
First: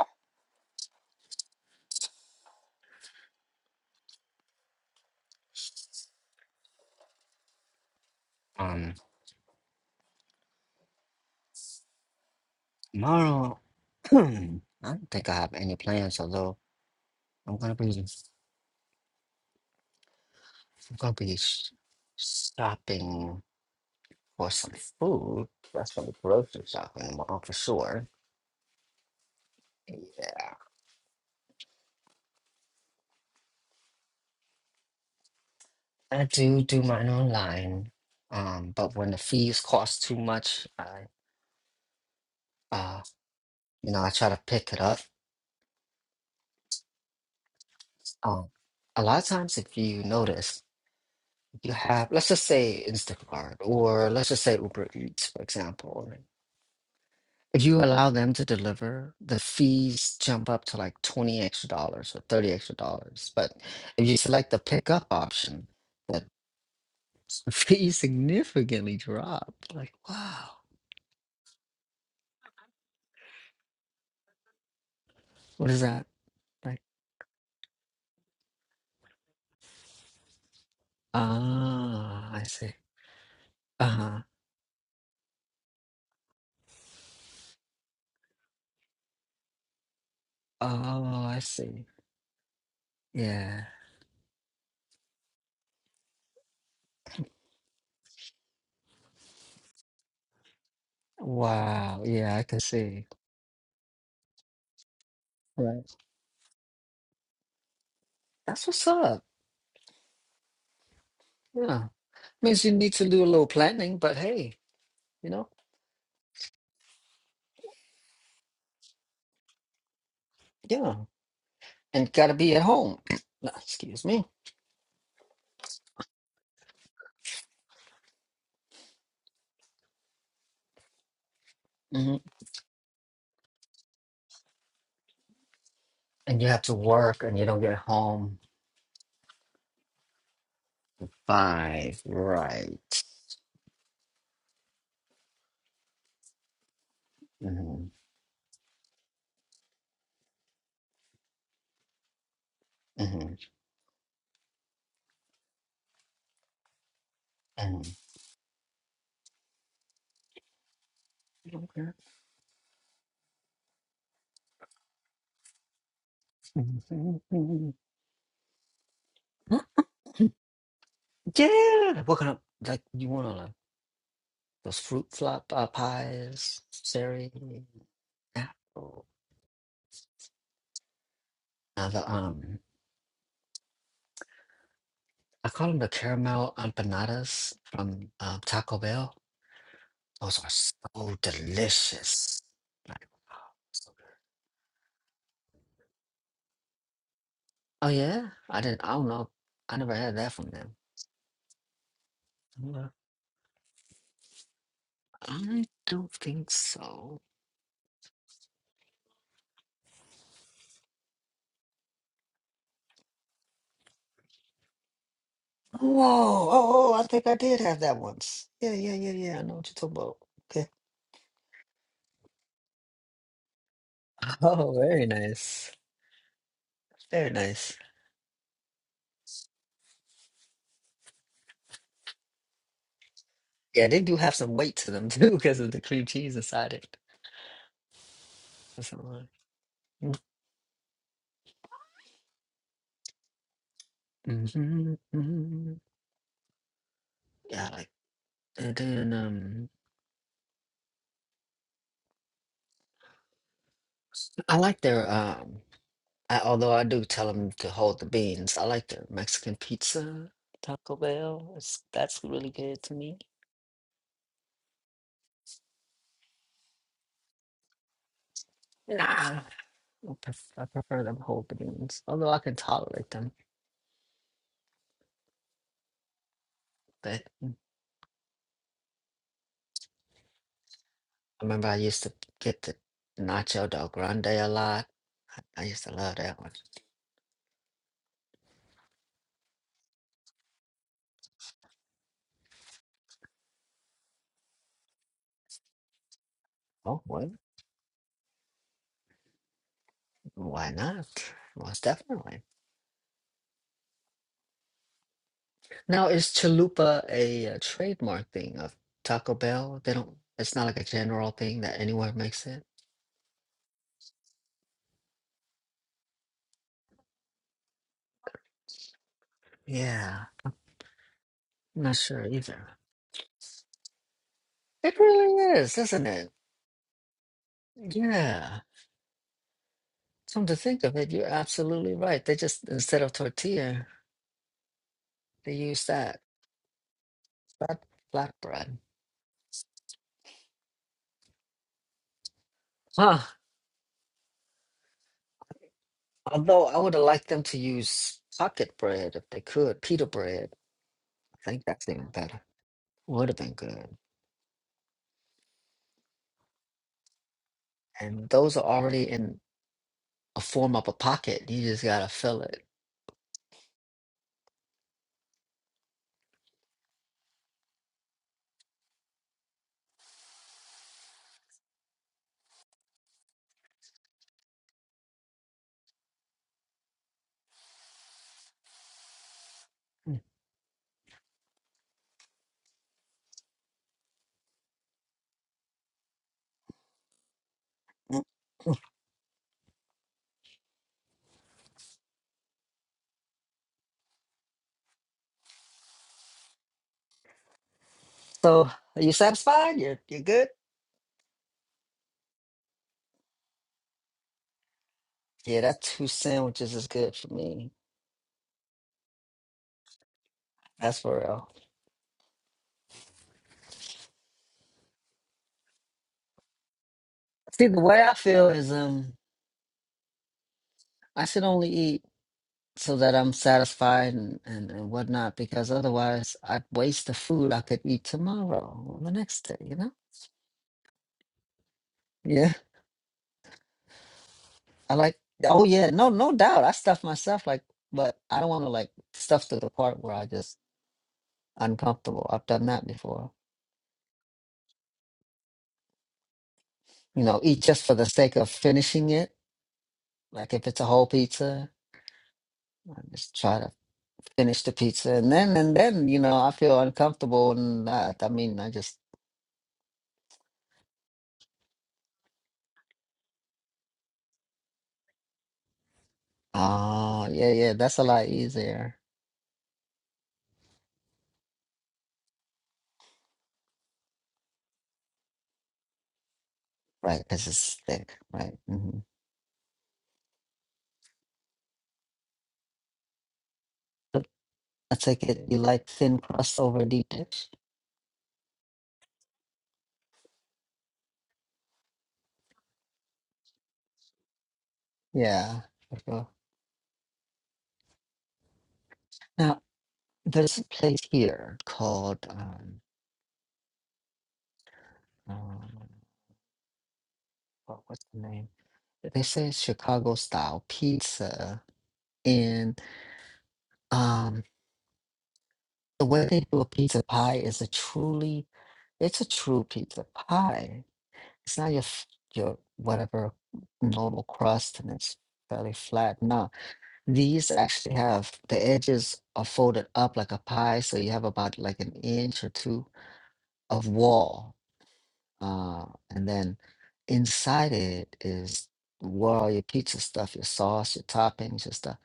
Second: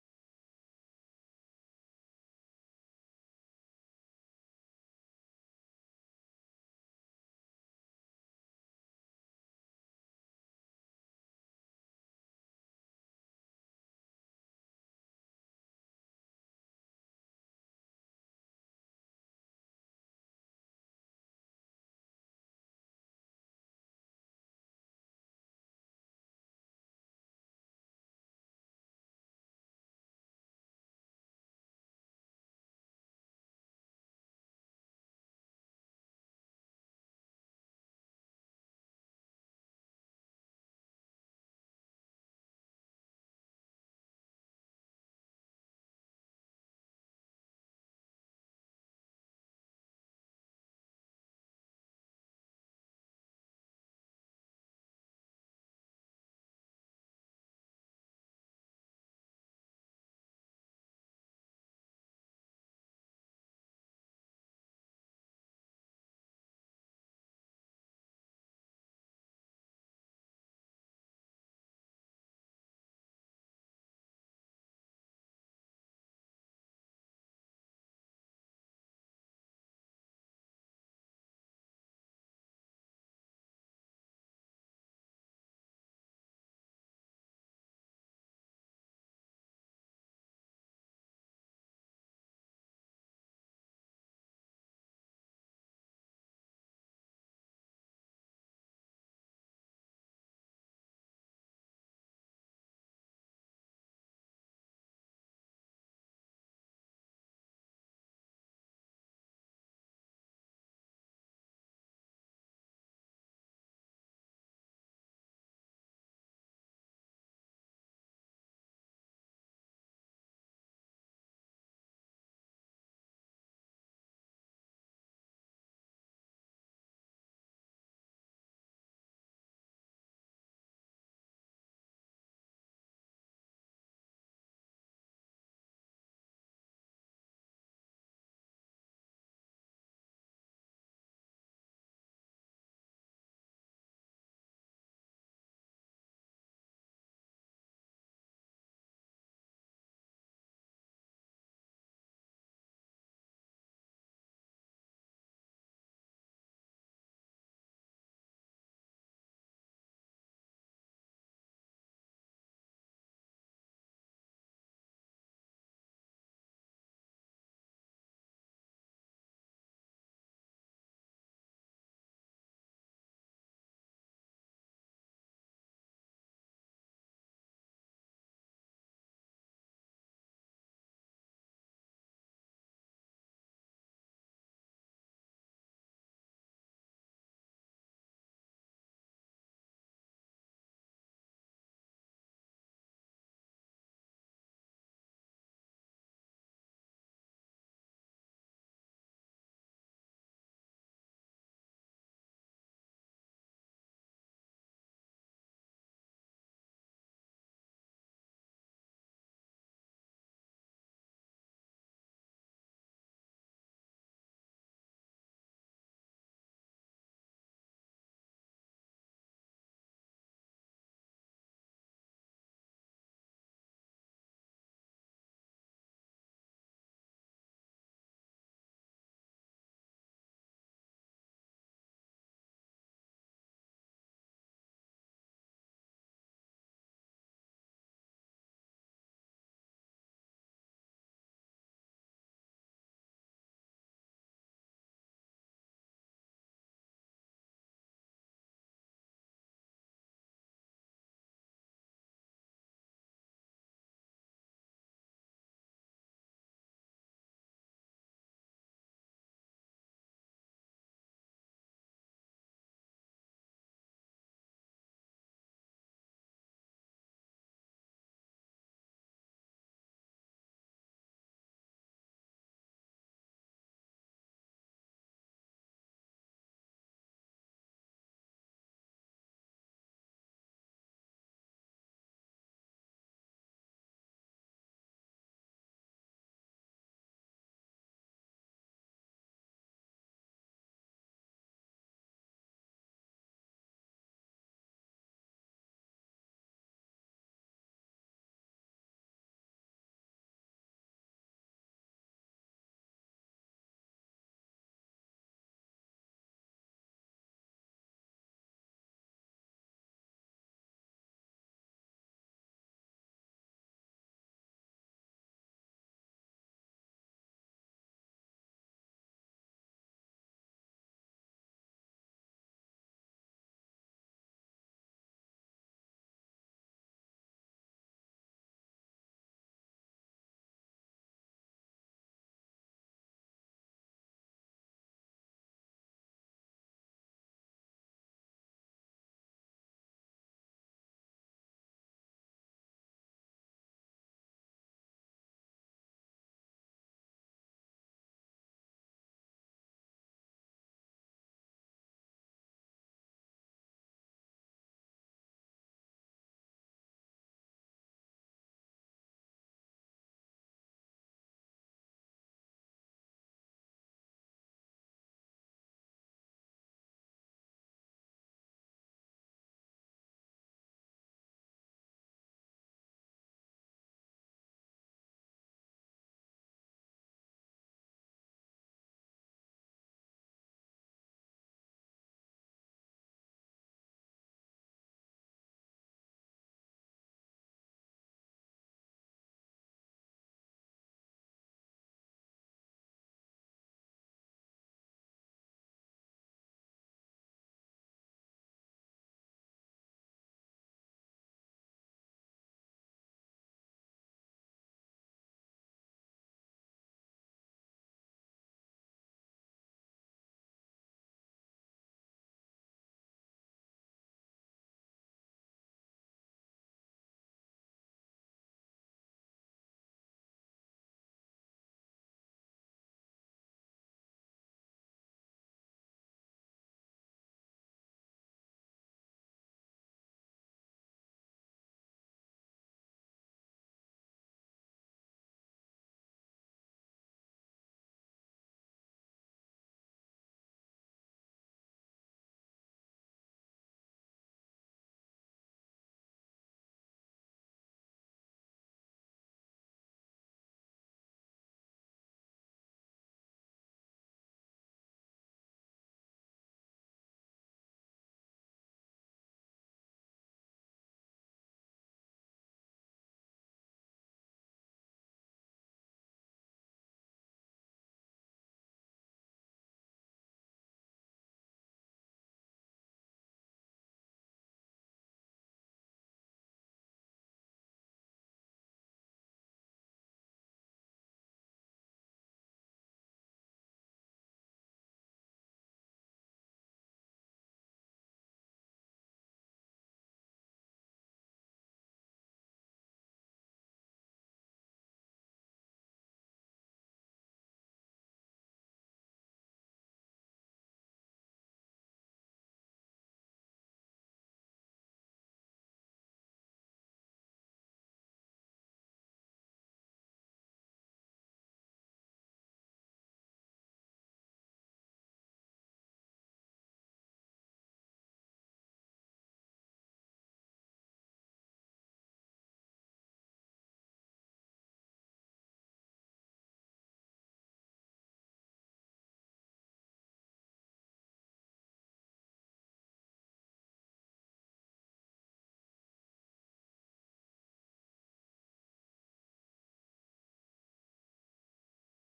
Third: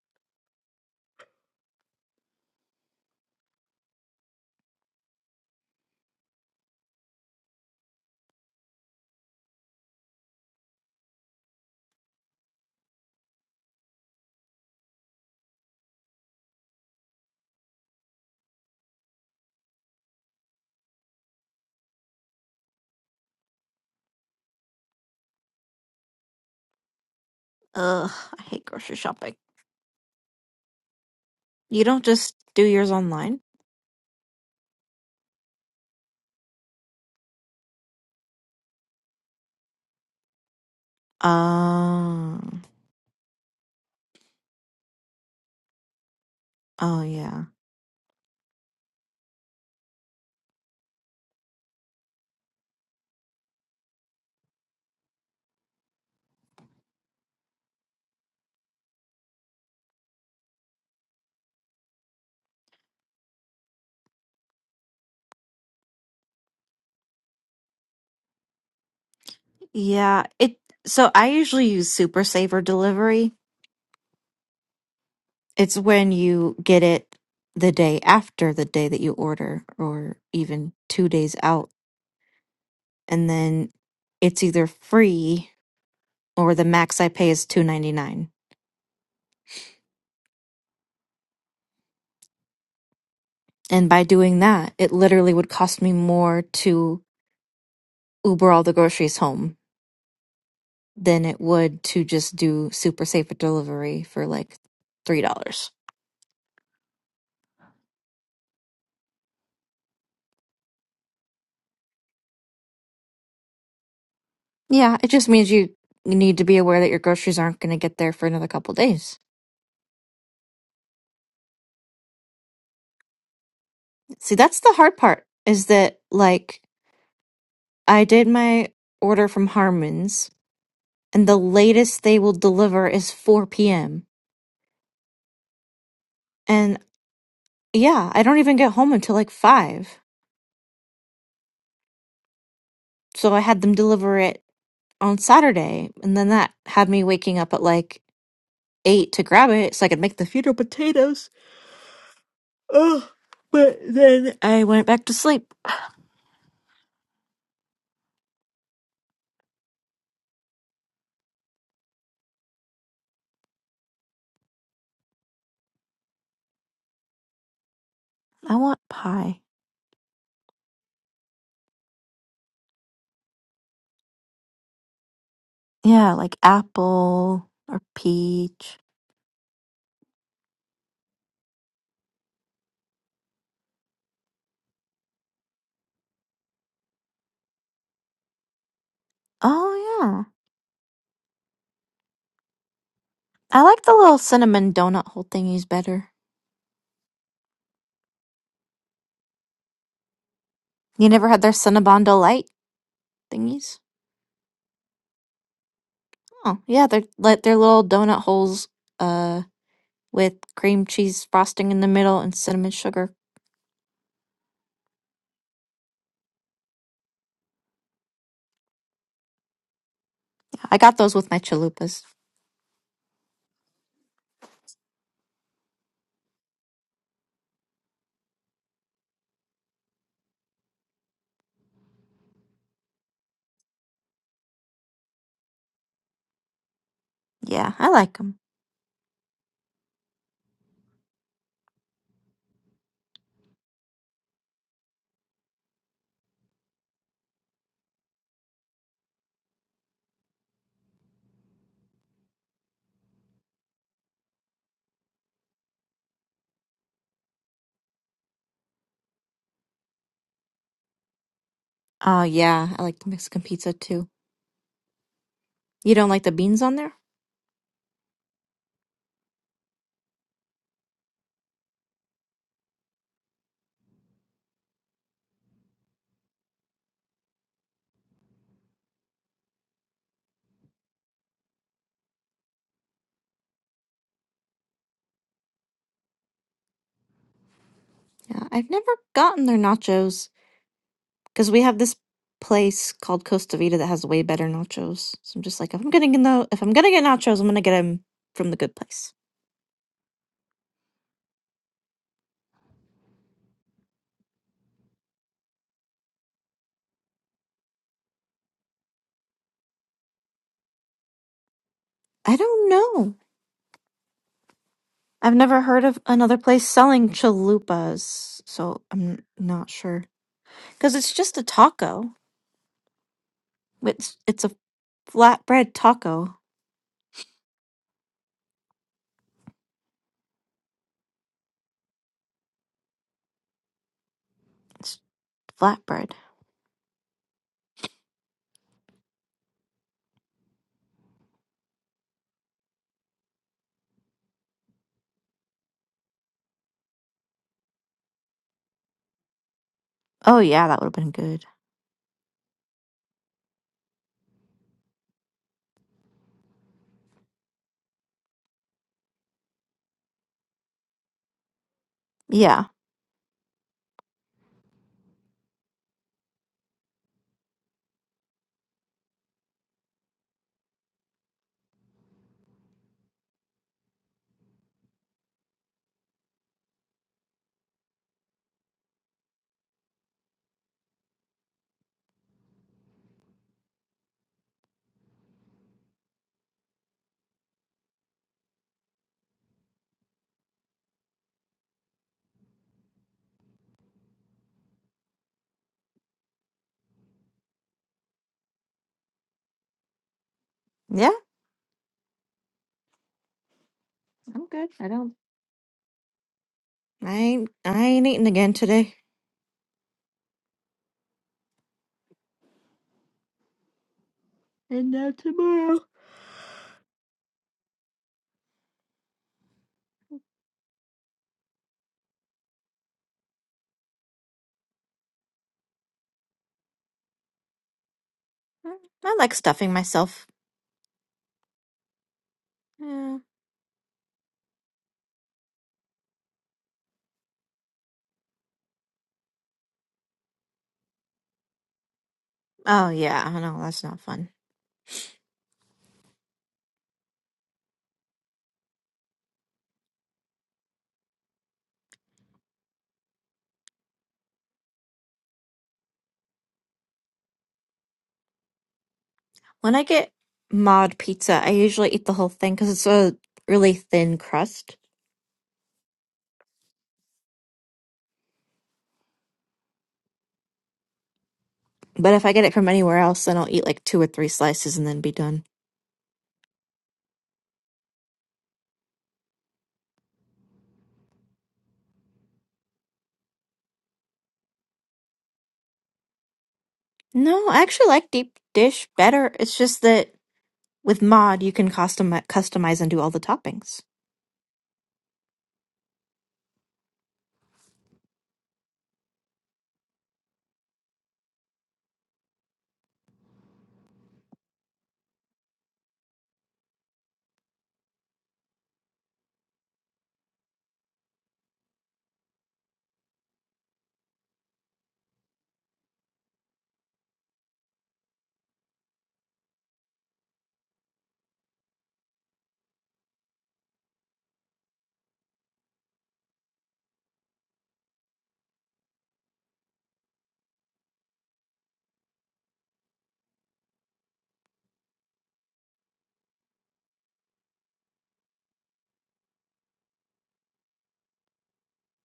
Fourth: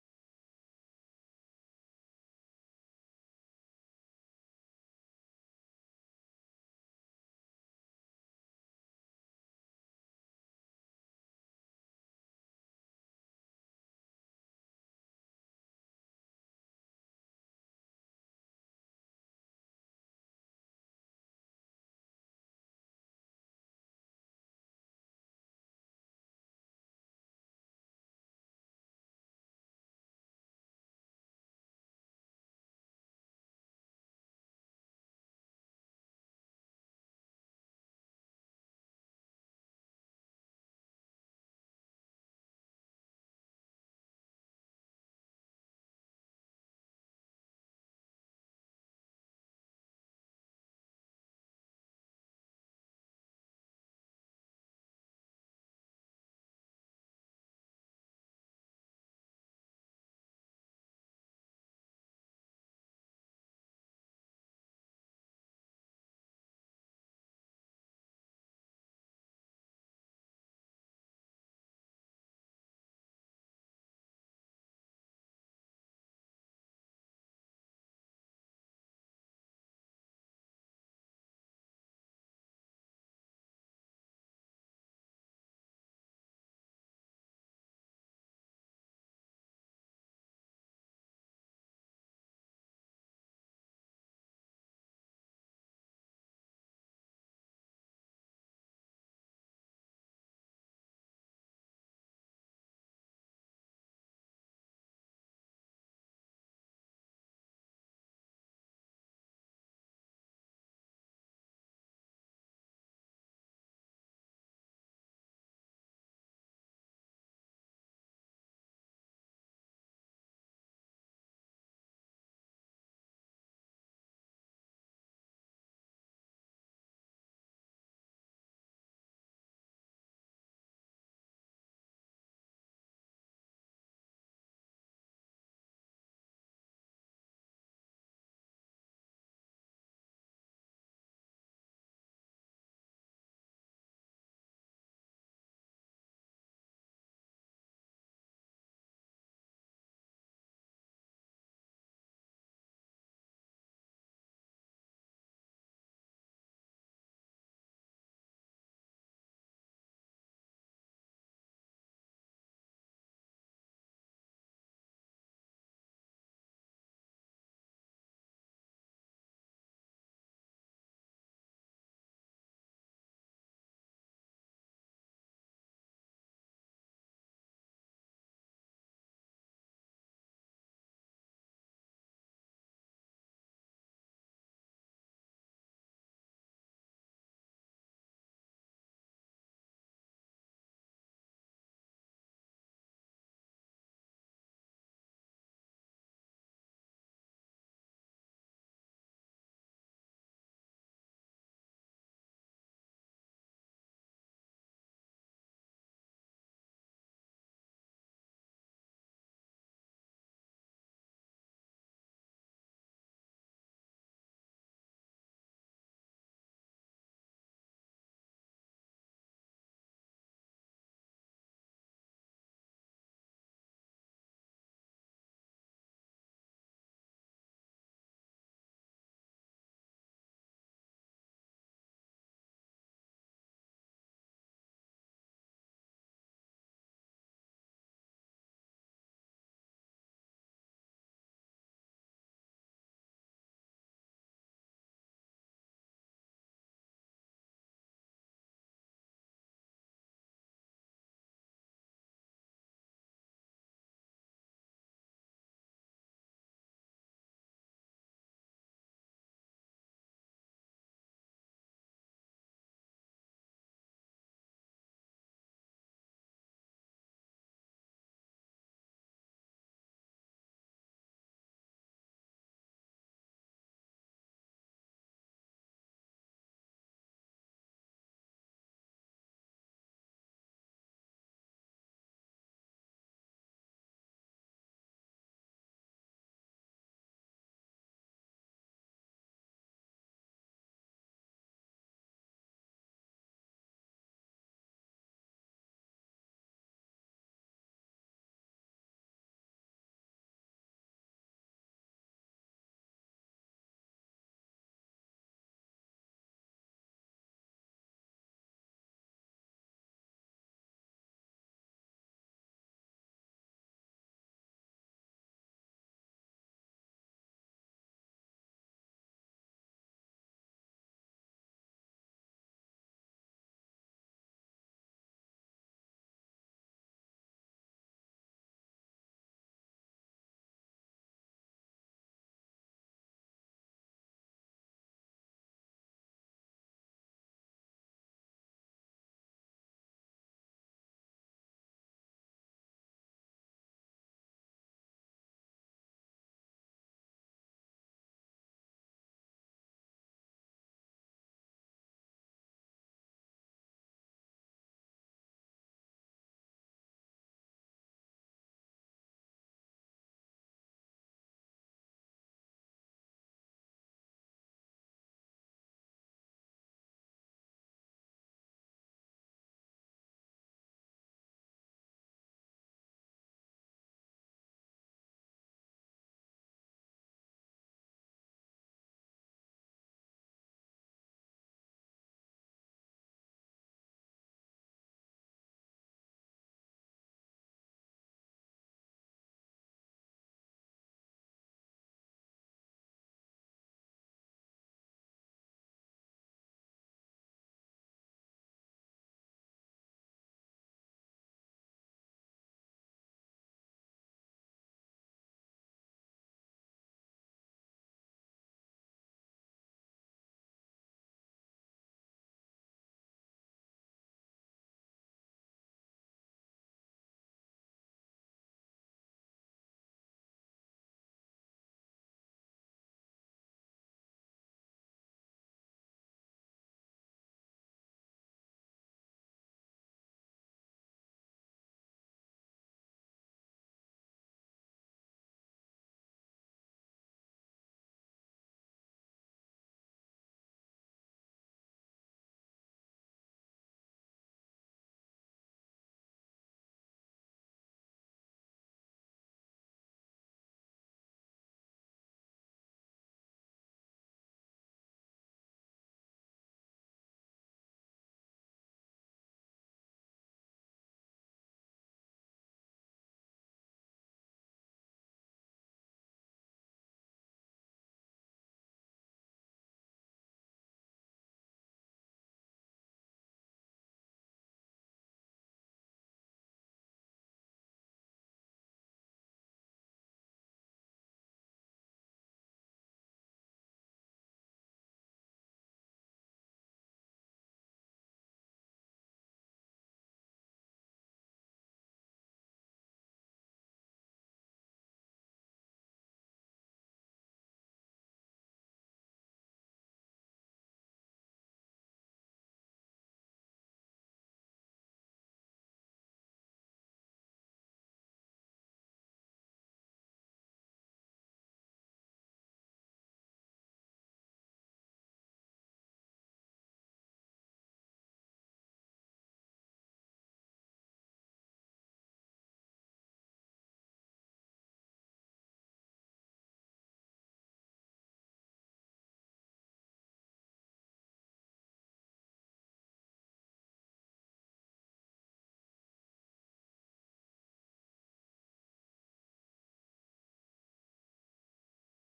Speaker 2: Um, tomorrow, I don't think I have any plans, although I'm gonna be, I'm gonna be s- stopping for some food. That's gonna be grocery shopping tomorrow for sure.
Speaker 1: ugh, I hate grocery shopping.
Speaker 2: Yeah,
Speaker 1: You don't just do yours online?
Speaker 2: I do do mine online. Um, but when the fees cost too much, I,
Speaker 1: Oh,
Speaker 2: uh, you know, I try to pick it up.
Speaker 1: oh yeah.
Speaker 2: Um, a lot of times, if you notice, you have, let's just say Instacart or let's just say Uber Eats, for example. If you allow them to deliver, the fees jump up to like 20 extra dollars or 30 extra dollars. But if you select the pickup option, the fees significantly drop. Like,
Speaker 1: Yeah,
Speaker 2: wow,
Speaker 1: it, so I usually use Super Saver Delivery
Speaker 2: what
Speaker 1: It's
Speaker 2: is that?
Speaker 1: when you
Speaker 2: Like,
Speaker 1: get it the day after the day that you order, or even two days out,
Speaker 2: ah, I see.
Speaker 1: and then
Speaker 2: Uh huh.
Speaker 1: it's either free or the max I pay is two ninety nine.
Speaker 2: Oh, I see. Yeah.
Speaker 1: And by doing that, it literally would cost me more to Uber all the groceries home than it would
Speaker 2: Wow.
Speaker 1: to just
Speaker 2: Yeah, I can
Speaker 1: do super
Speaker 2: see.
Speaker 1: safe delivery for like three dollars.
Speaker 2: Right. That's what's up. Yeah. Means you need to do a little planning, but hey,
Speaker 1: Yeah, it just
Speaker 2: you know,
Speaker 1: means you you need to be aware that your groceries aren't going to get there for another couple days.
Speaker 2: yeah. And gotta be at home. Excuse me.
Speaker 1: See, that's the hard part is that like I did my order from Harmon's, and the latest
Speaker 2: mm-hmm.
Speaker 1: they will deliver is 4 p.m.
Speaker 2: And you have to
Speaker 1: And
Speaker 2: work and you don't get
Speaker 1: yeah, I don't
Speaker 2: home
Speaker 1: even get home until like 5.
Speaker 2: five, right?
Speaker 1: So I had them deliver it on Saturday, and then that had me waking up at
Speaker 2: hmm
Speaker 1: like 8 to grab it so I could make the fetal potatoes. Ugh.
Speaker 2: hmm
Speaker 1: I went back to sleep.
Speaker 2: hmm hmm
Speaker 1: I want pie.
Speaker 2: Yeah, we're gonna like you want to like those fruit flop uh,
Speaker 1: Yeah, like
Speaker 2: pies, sherry,
Speaker 1: apple or peach.
Speaker 2: apple. Now the um, I call them the caramel empanadas from uh, Taco Bell.
Speaker 1: Oh, yeah.
Speaker 2: Those are so delicious. Like, wow,
Speaker 1: I like
Speaker 2: so
Speaker 1: the
Speaker 2: good.
Speaker 1: little cinnamon donut hole thingies better.
Speaker 2: Oh yeah, I didn't. I don't know. I never had that from them.
Speaker 1: You never had their Cinnabon Delight
Speaker 2: Well,
Speaker 1: thingies?
Speaker 2: I don't think
Speaker 1: Oh, yeah, they're
Speaker 2: so.
Speaker 1: like they're little donut holes uh with cream cheese frosting in the middle and cinnamon sugar.
Speaker 2: Oh, oh, oh, I think I did have that once. Yeah, yeah, yeah, yeah. I know what you're talking about. Okay.
Speaker 1: I got those with my chalupas.
Speaker 2: Oh, very nice. Very nice. Yeah, they do have some weight to them too because of the cream cheese inside it. That's a lot. hmm hmm Yeah, I like and then um I like their um I, although I do tell them to hold the beans. I like their Mexican pizza, Taco Bell. It's, that's
Speaker 1: Oh,
Speaker 2: really
Speaker 1: yeah, I
Speaker 2: good to
Speaker 1: like the
Speaker 2: me.
Speaker 1: Mexican pizza too. You don't like the beans on there?
Speaker 2: Nah, I pref- I prefer them hold the beans, although I can tolerate them. but. I remember I used to get the Nacho Del Grande a lot. I used to love that one.
Speaker 1: Yeah, I've never gotten their nachos because we have this place called Costa Vida that has way better nachos. So I'm just like, if I'm getting to the, if I'm gonna
Speaker 2: Oh,
Speaker 1: get
Speaker 2: well,
Speaker 1: nachos, I'm gonna get them from the good place.
Speaker 2: why not? Most definitely. Now, is chalupa a, uh trademark thing of Taco Bell? They don't. It's not like a general thing that anyone
Speaker 1: I
Speaker 2: makes it.
Speaker 1: don't know. I've never heard of another place selling chalupas, so I'm not sure.
Speaker 2: Yeah,
Speaker 1: Because it's just a
Speaker 2: I'm not
Speaker 1: taco.
Speaker 2: sure either.
Speaker 1: It's it's a
Speaker 2: It really
Speaker 1: flatbread
Speaker 2: is, isn't it?
Speaker 1: taco.
Speaker 2: Yeah. Come to think of it, you're absolutely right. They just instead of tortilla,
Speaker 1: It's
Speaker 2: they use
Speaker 1: flatbread.
Speaker 2: that flat flatbread. Huh. Although I would have liked them to use pocket bread if they could, pita
Speaker 1: Oh
Speaker 2: bread.
Speaker 1: yeah, that would have been good.
Speaker 2: I think that's even better. Would have been good. And those are already in a form of a pocket. You just gotta fill it.
Speaker 1: Yeah,
Speaker 2: Mm. So are you satisfied? You're you're good?
Speaker 1: yeah, I'm good. I don't.
Speaker 2: Yeah, that two sandwiches is
Speaker 1: I
Speaker 2: good for
Speaker 1: ain't.
Speaker 2: me.
Speaker 1: I ain't eating again today.
Speaker 2: That's for real.
Speaker 1: And now tomorrow.
Speaker 2: See, the way I feel is um I should only eat so that I'm satisfied and, and, and whatnot, because otherwise I'd waste the food I could eat tomorrow or the
Speaker 1: I like
Speaker 2: next day,
Speaker 1: stuffing
Speaker 2: you know?
Speaker 1: myself.
Speaker 2: Yeah.
Speaker 1: Yeah.
Speaker 2: I like, oh yeah, no, no doubt. I stuff myself like, but I don't want to like stuff to the part where I just uncomfortable. I've done that
Speaker 1: Oh yeah,
Speaker 2: before.
Speaker 1: I know that's not fun.
Speaker 2: You know, eat just for the sake of finishing it. Like if it's a whole pizza, I just try to finish the pizza, and then and then you know I feel uncomfortable, and I, I mean I just
Speaker 1: When I get mod pizza, I usually eat the whole thing because it's a really thin crust.
Speaker 2: oh yeah yeah that's a lot easier,
Speaker 1: But if I get it from anywhere else, then I'll eat like two or three slices and then be done.
Speaker 2: right? Because it's thick, right? hmm I take it you like thin crust over deep dish.
Speaker 1: No, I actually like deep dish better. It's just that with mod, you can custom customize and do all the toppings.
Speaker 2: Yeah, for sure. Now. there's a place here called um, um what, what's the name? They say it's Chicago style pizza, and um, the way they do a pizza pie is a truly it's a true pizza pie. It's not your f- your whatever normal crust, and it's fairly flat. No, these actually have the edges are folded up like a pie, so you have about like an inch or two of wall Uh, and then inside it is where all your pizza stuff, your sauce, your toppings, your stuff.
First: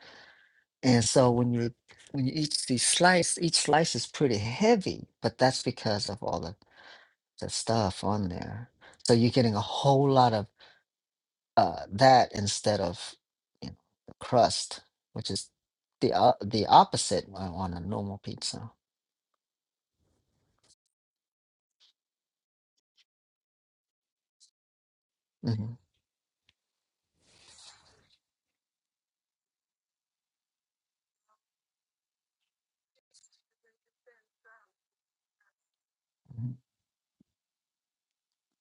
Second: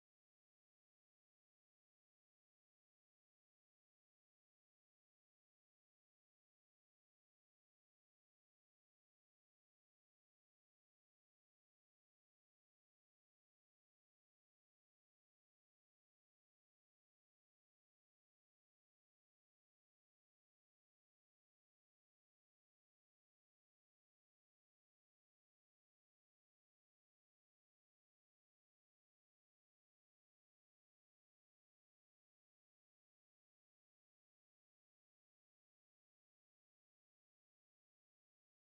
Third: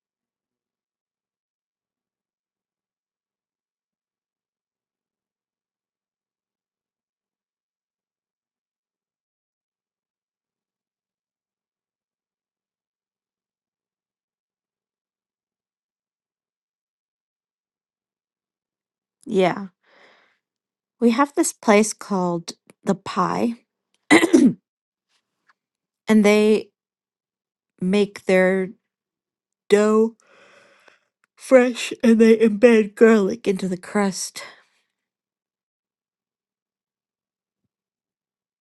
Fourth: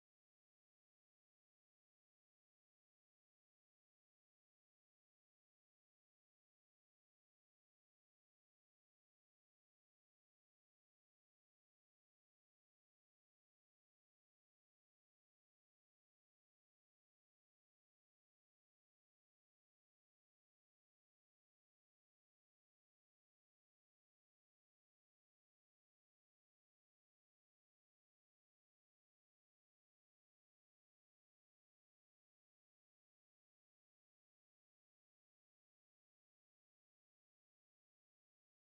Speaker 2: And so when you when you eat these slice, each slice is pretty heavy, but that's because of all the, the stuff on there. So you're getting a whole lot of uh, that instead of you know, the crust, which is the uh, the opposite on on a normal pizza.
Speaker 1: Yeah, we have this place called the Pie, and
Speaker 2: hmm
Speaker 1: they make their dough fresh and they embed garlic into the crust.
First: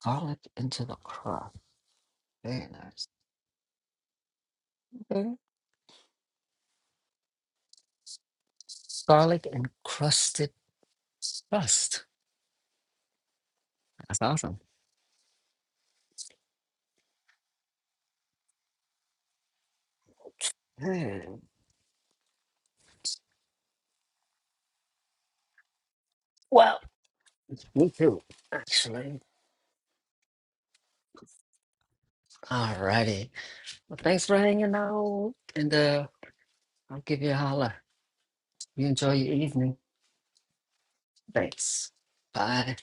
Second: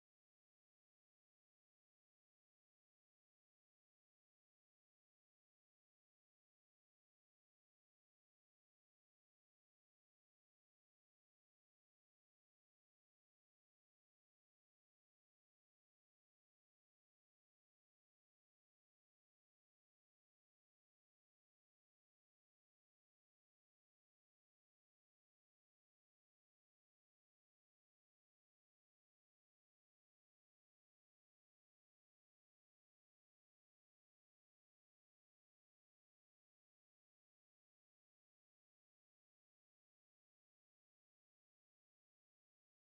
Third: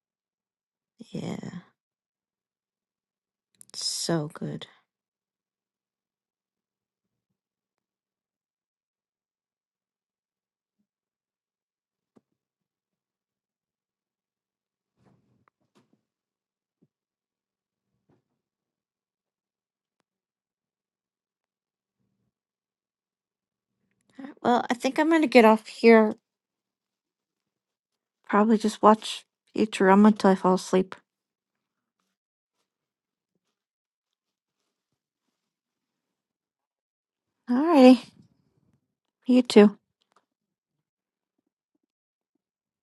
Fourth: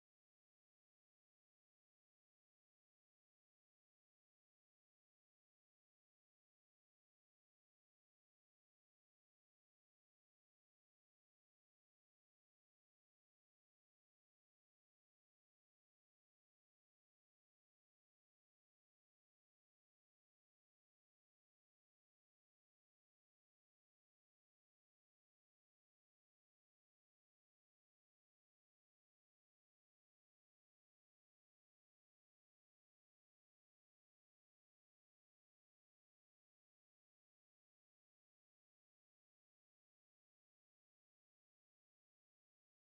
Speaker 2: Garlic into the crust,
Speaker 1: Yeah,
Speaker 2: very nice.
Speaker 1: it's so good.
Speaker 2: Okay. Garlic encrusted Trust. That's awesome. Yeah,
Speaker 1: Well, I- Sure.
Speaker 2: me too, actually. All righty. Well, thanks for hanging out. And uh, I'll give you a holler. You enjoy your evening. Thanks. Bye.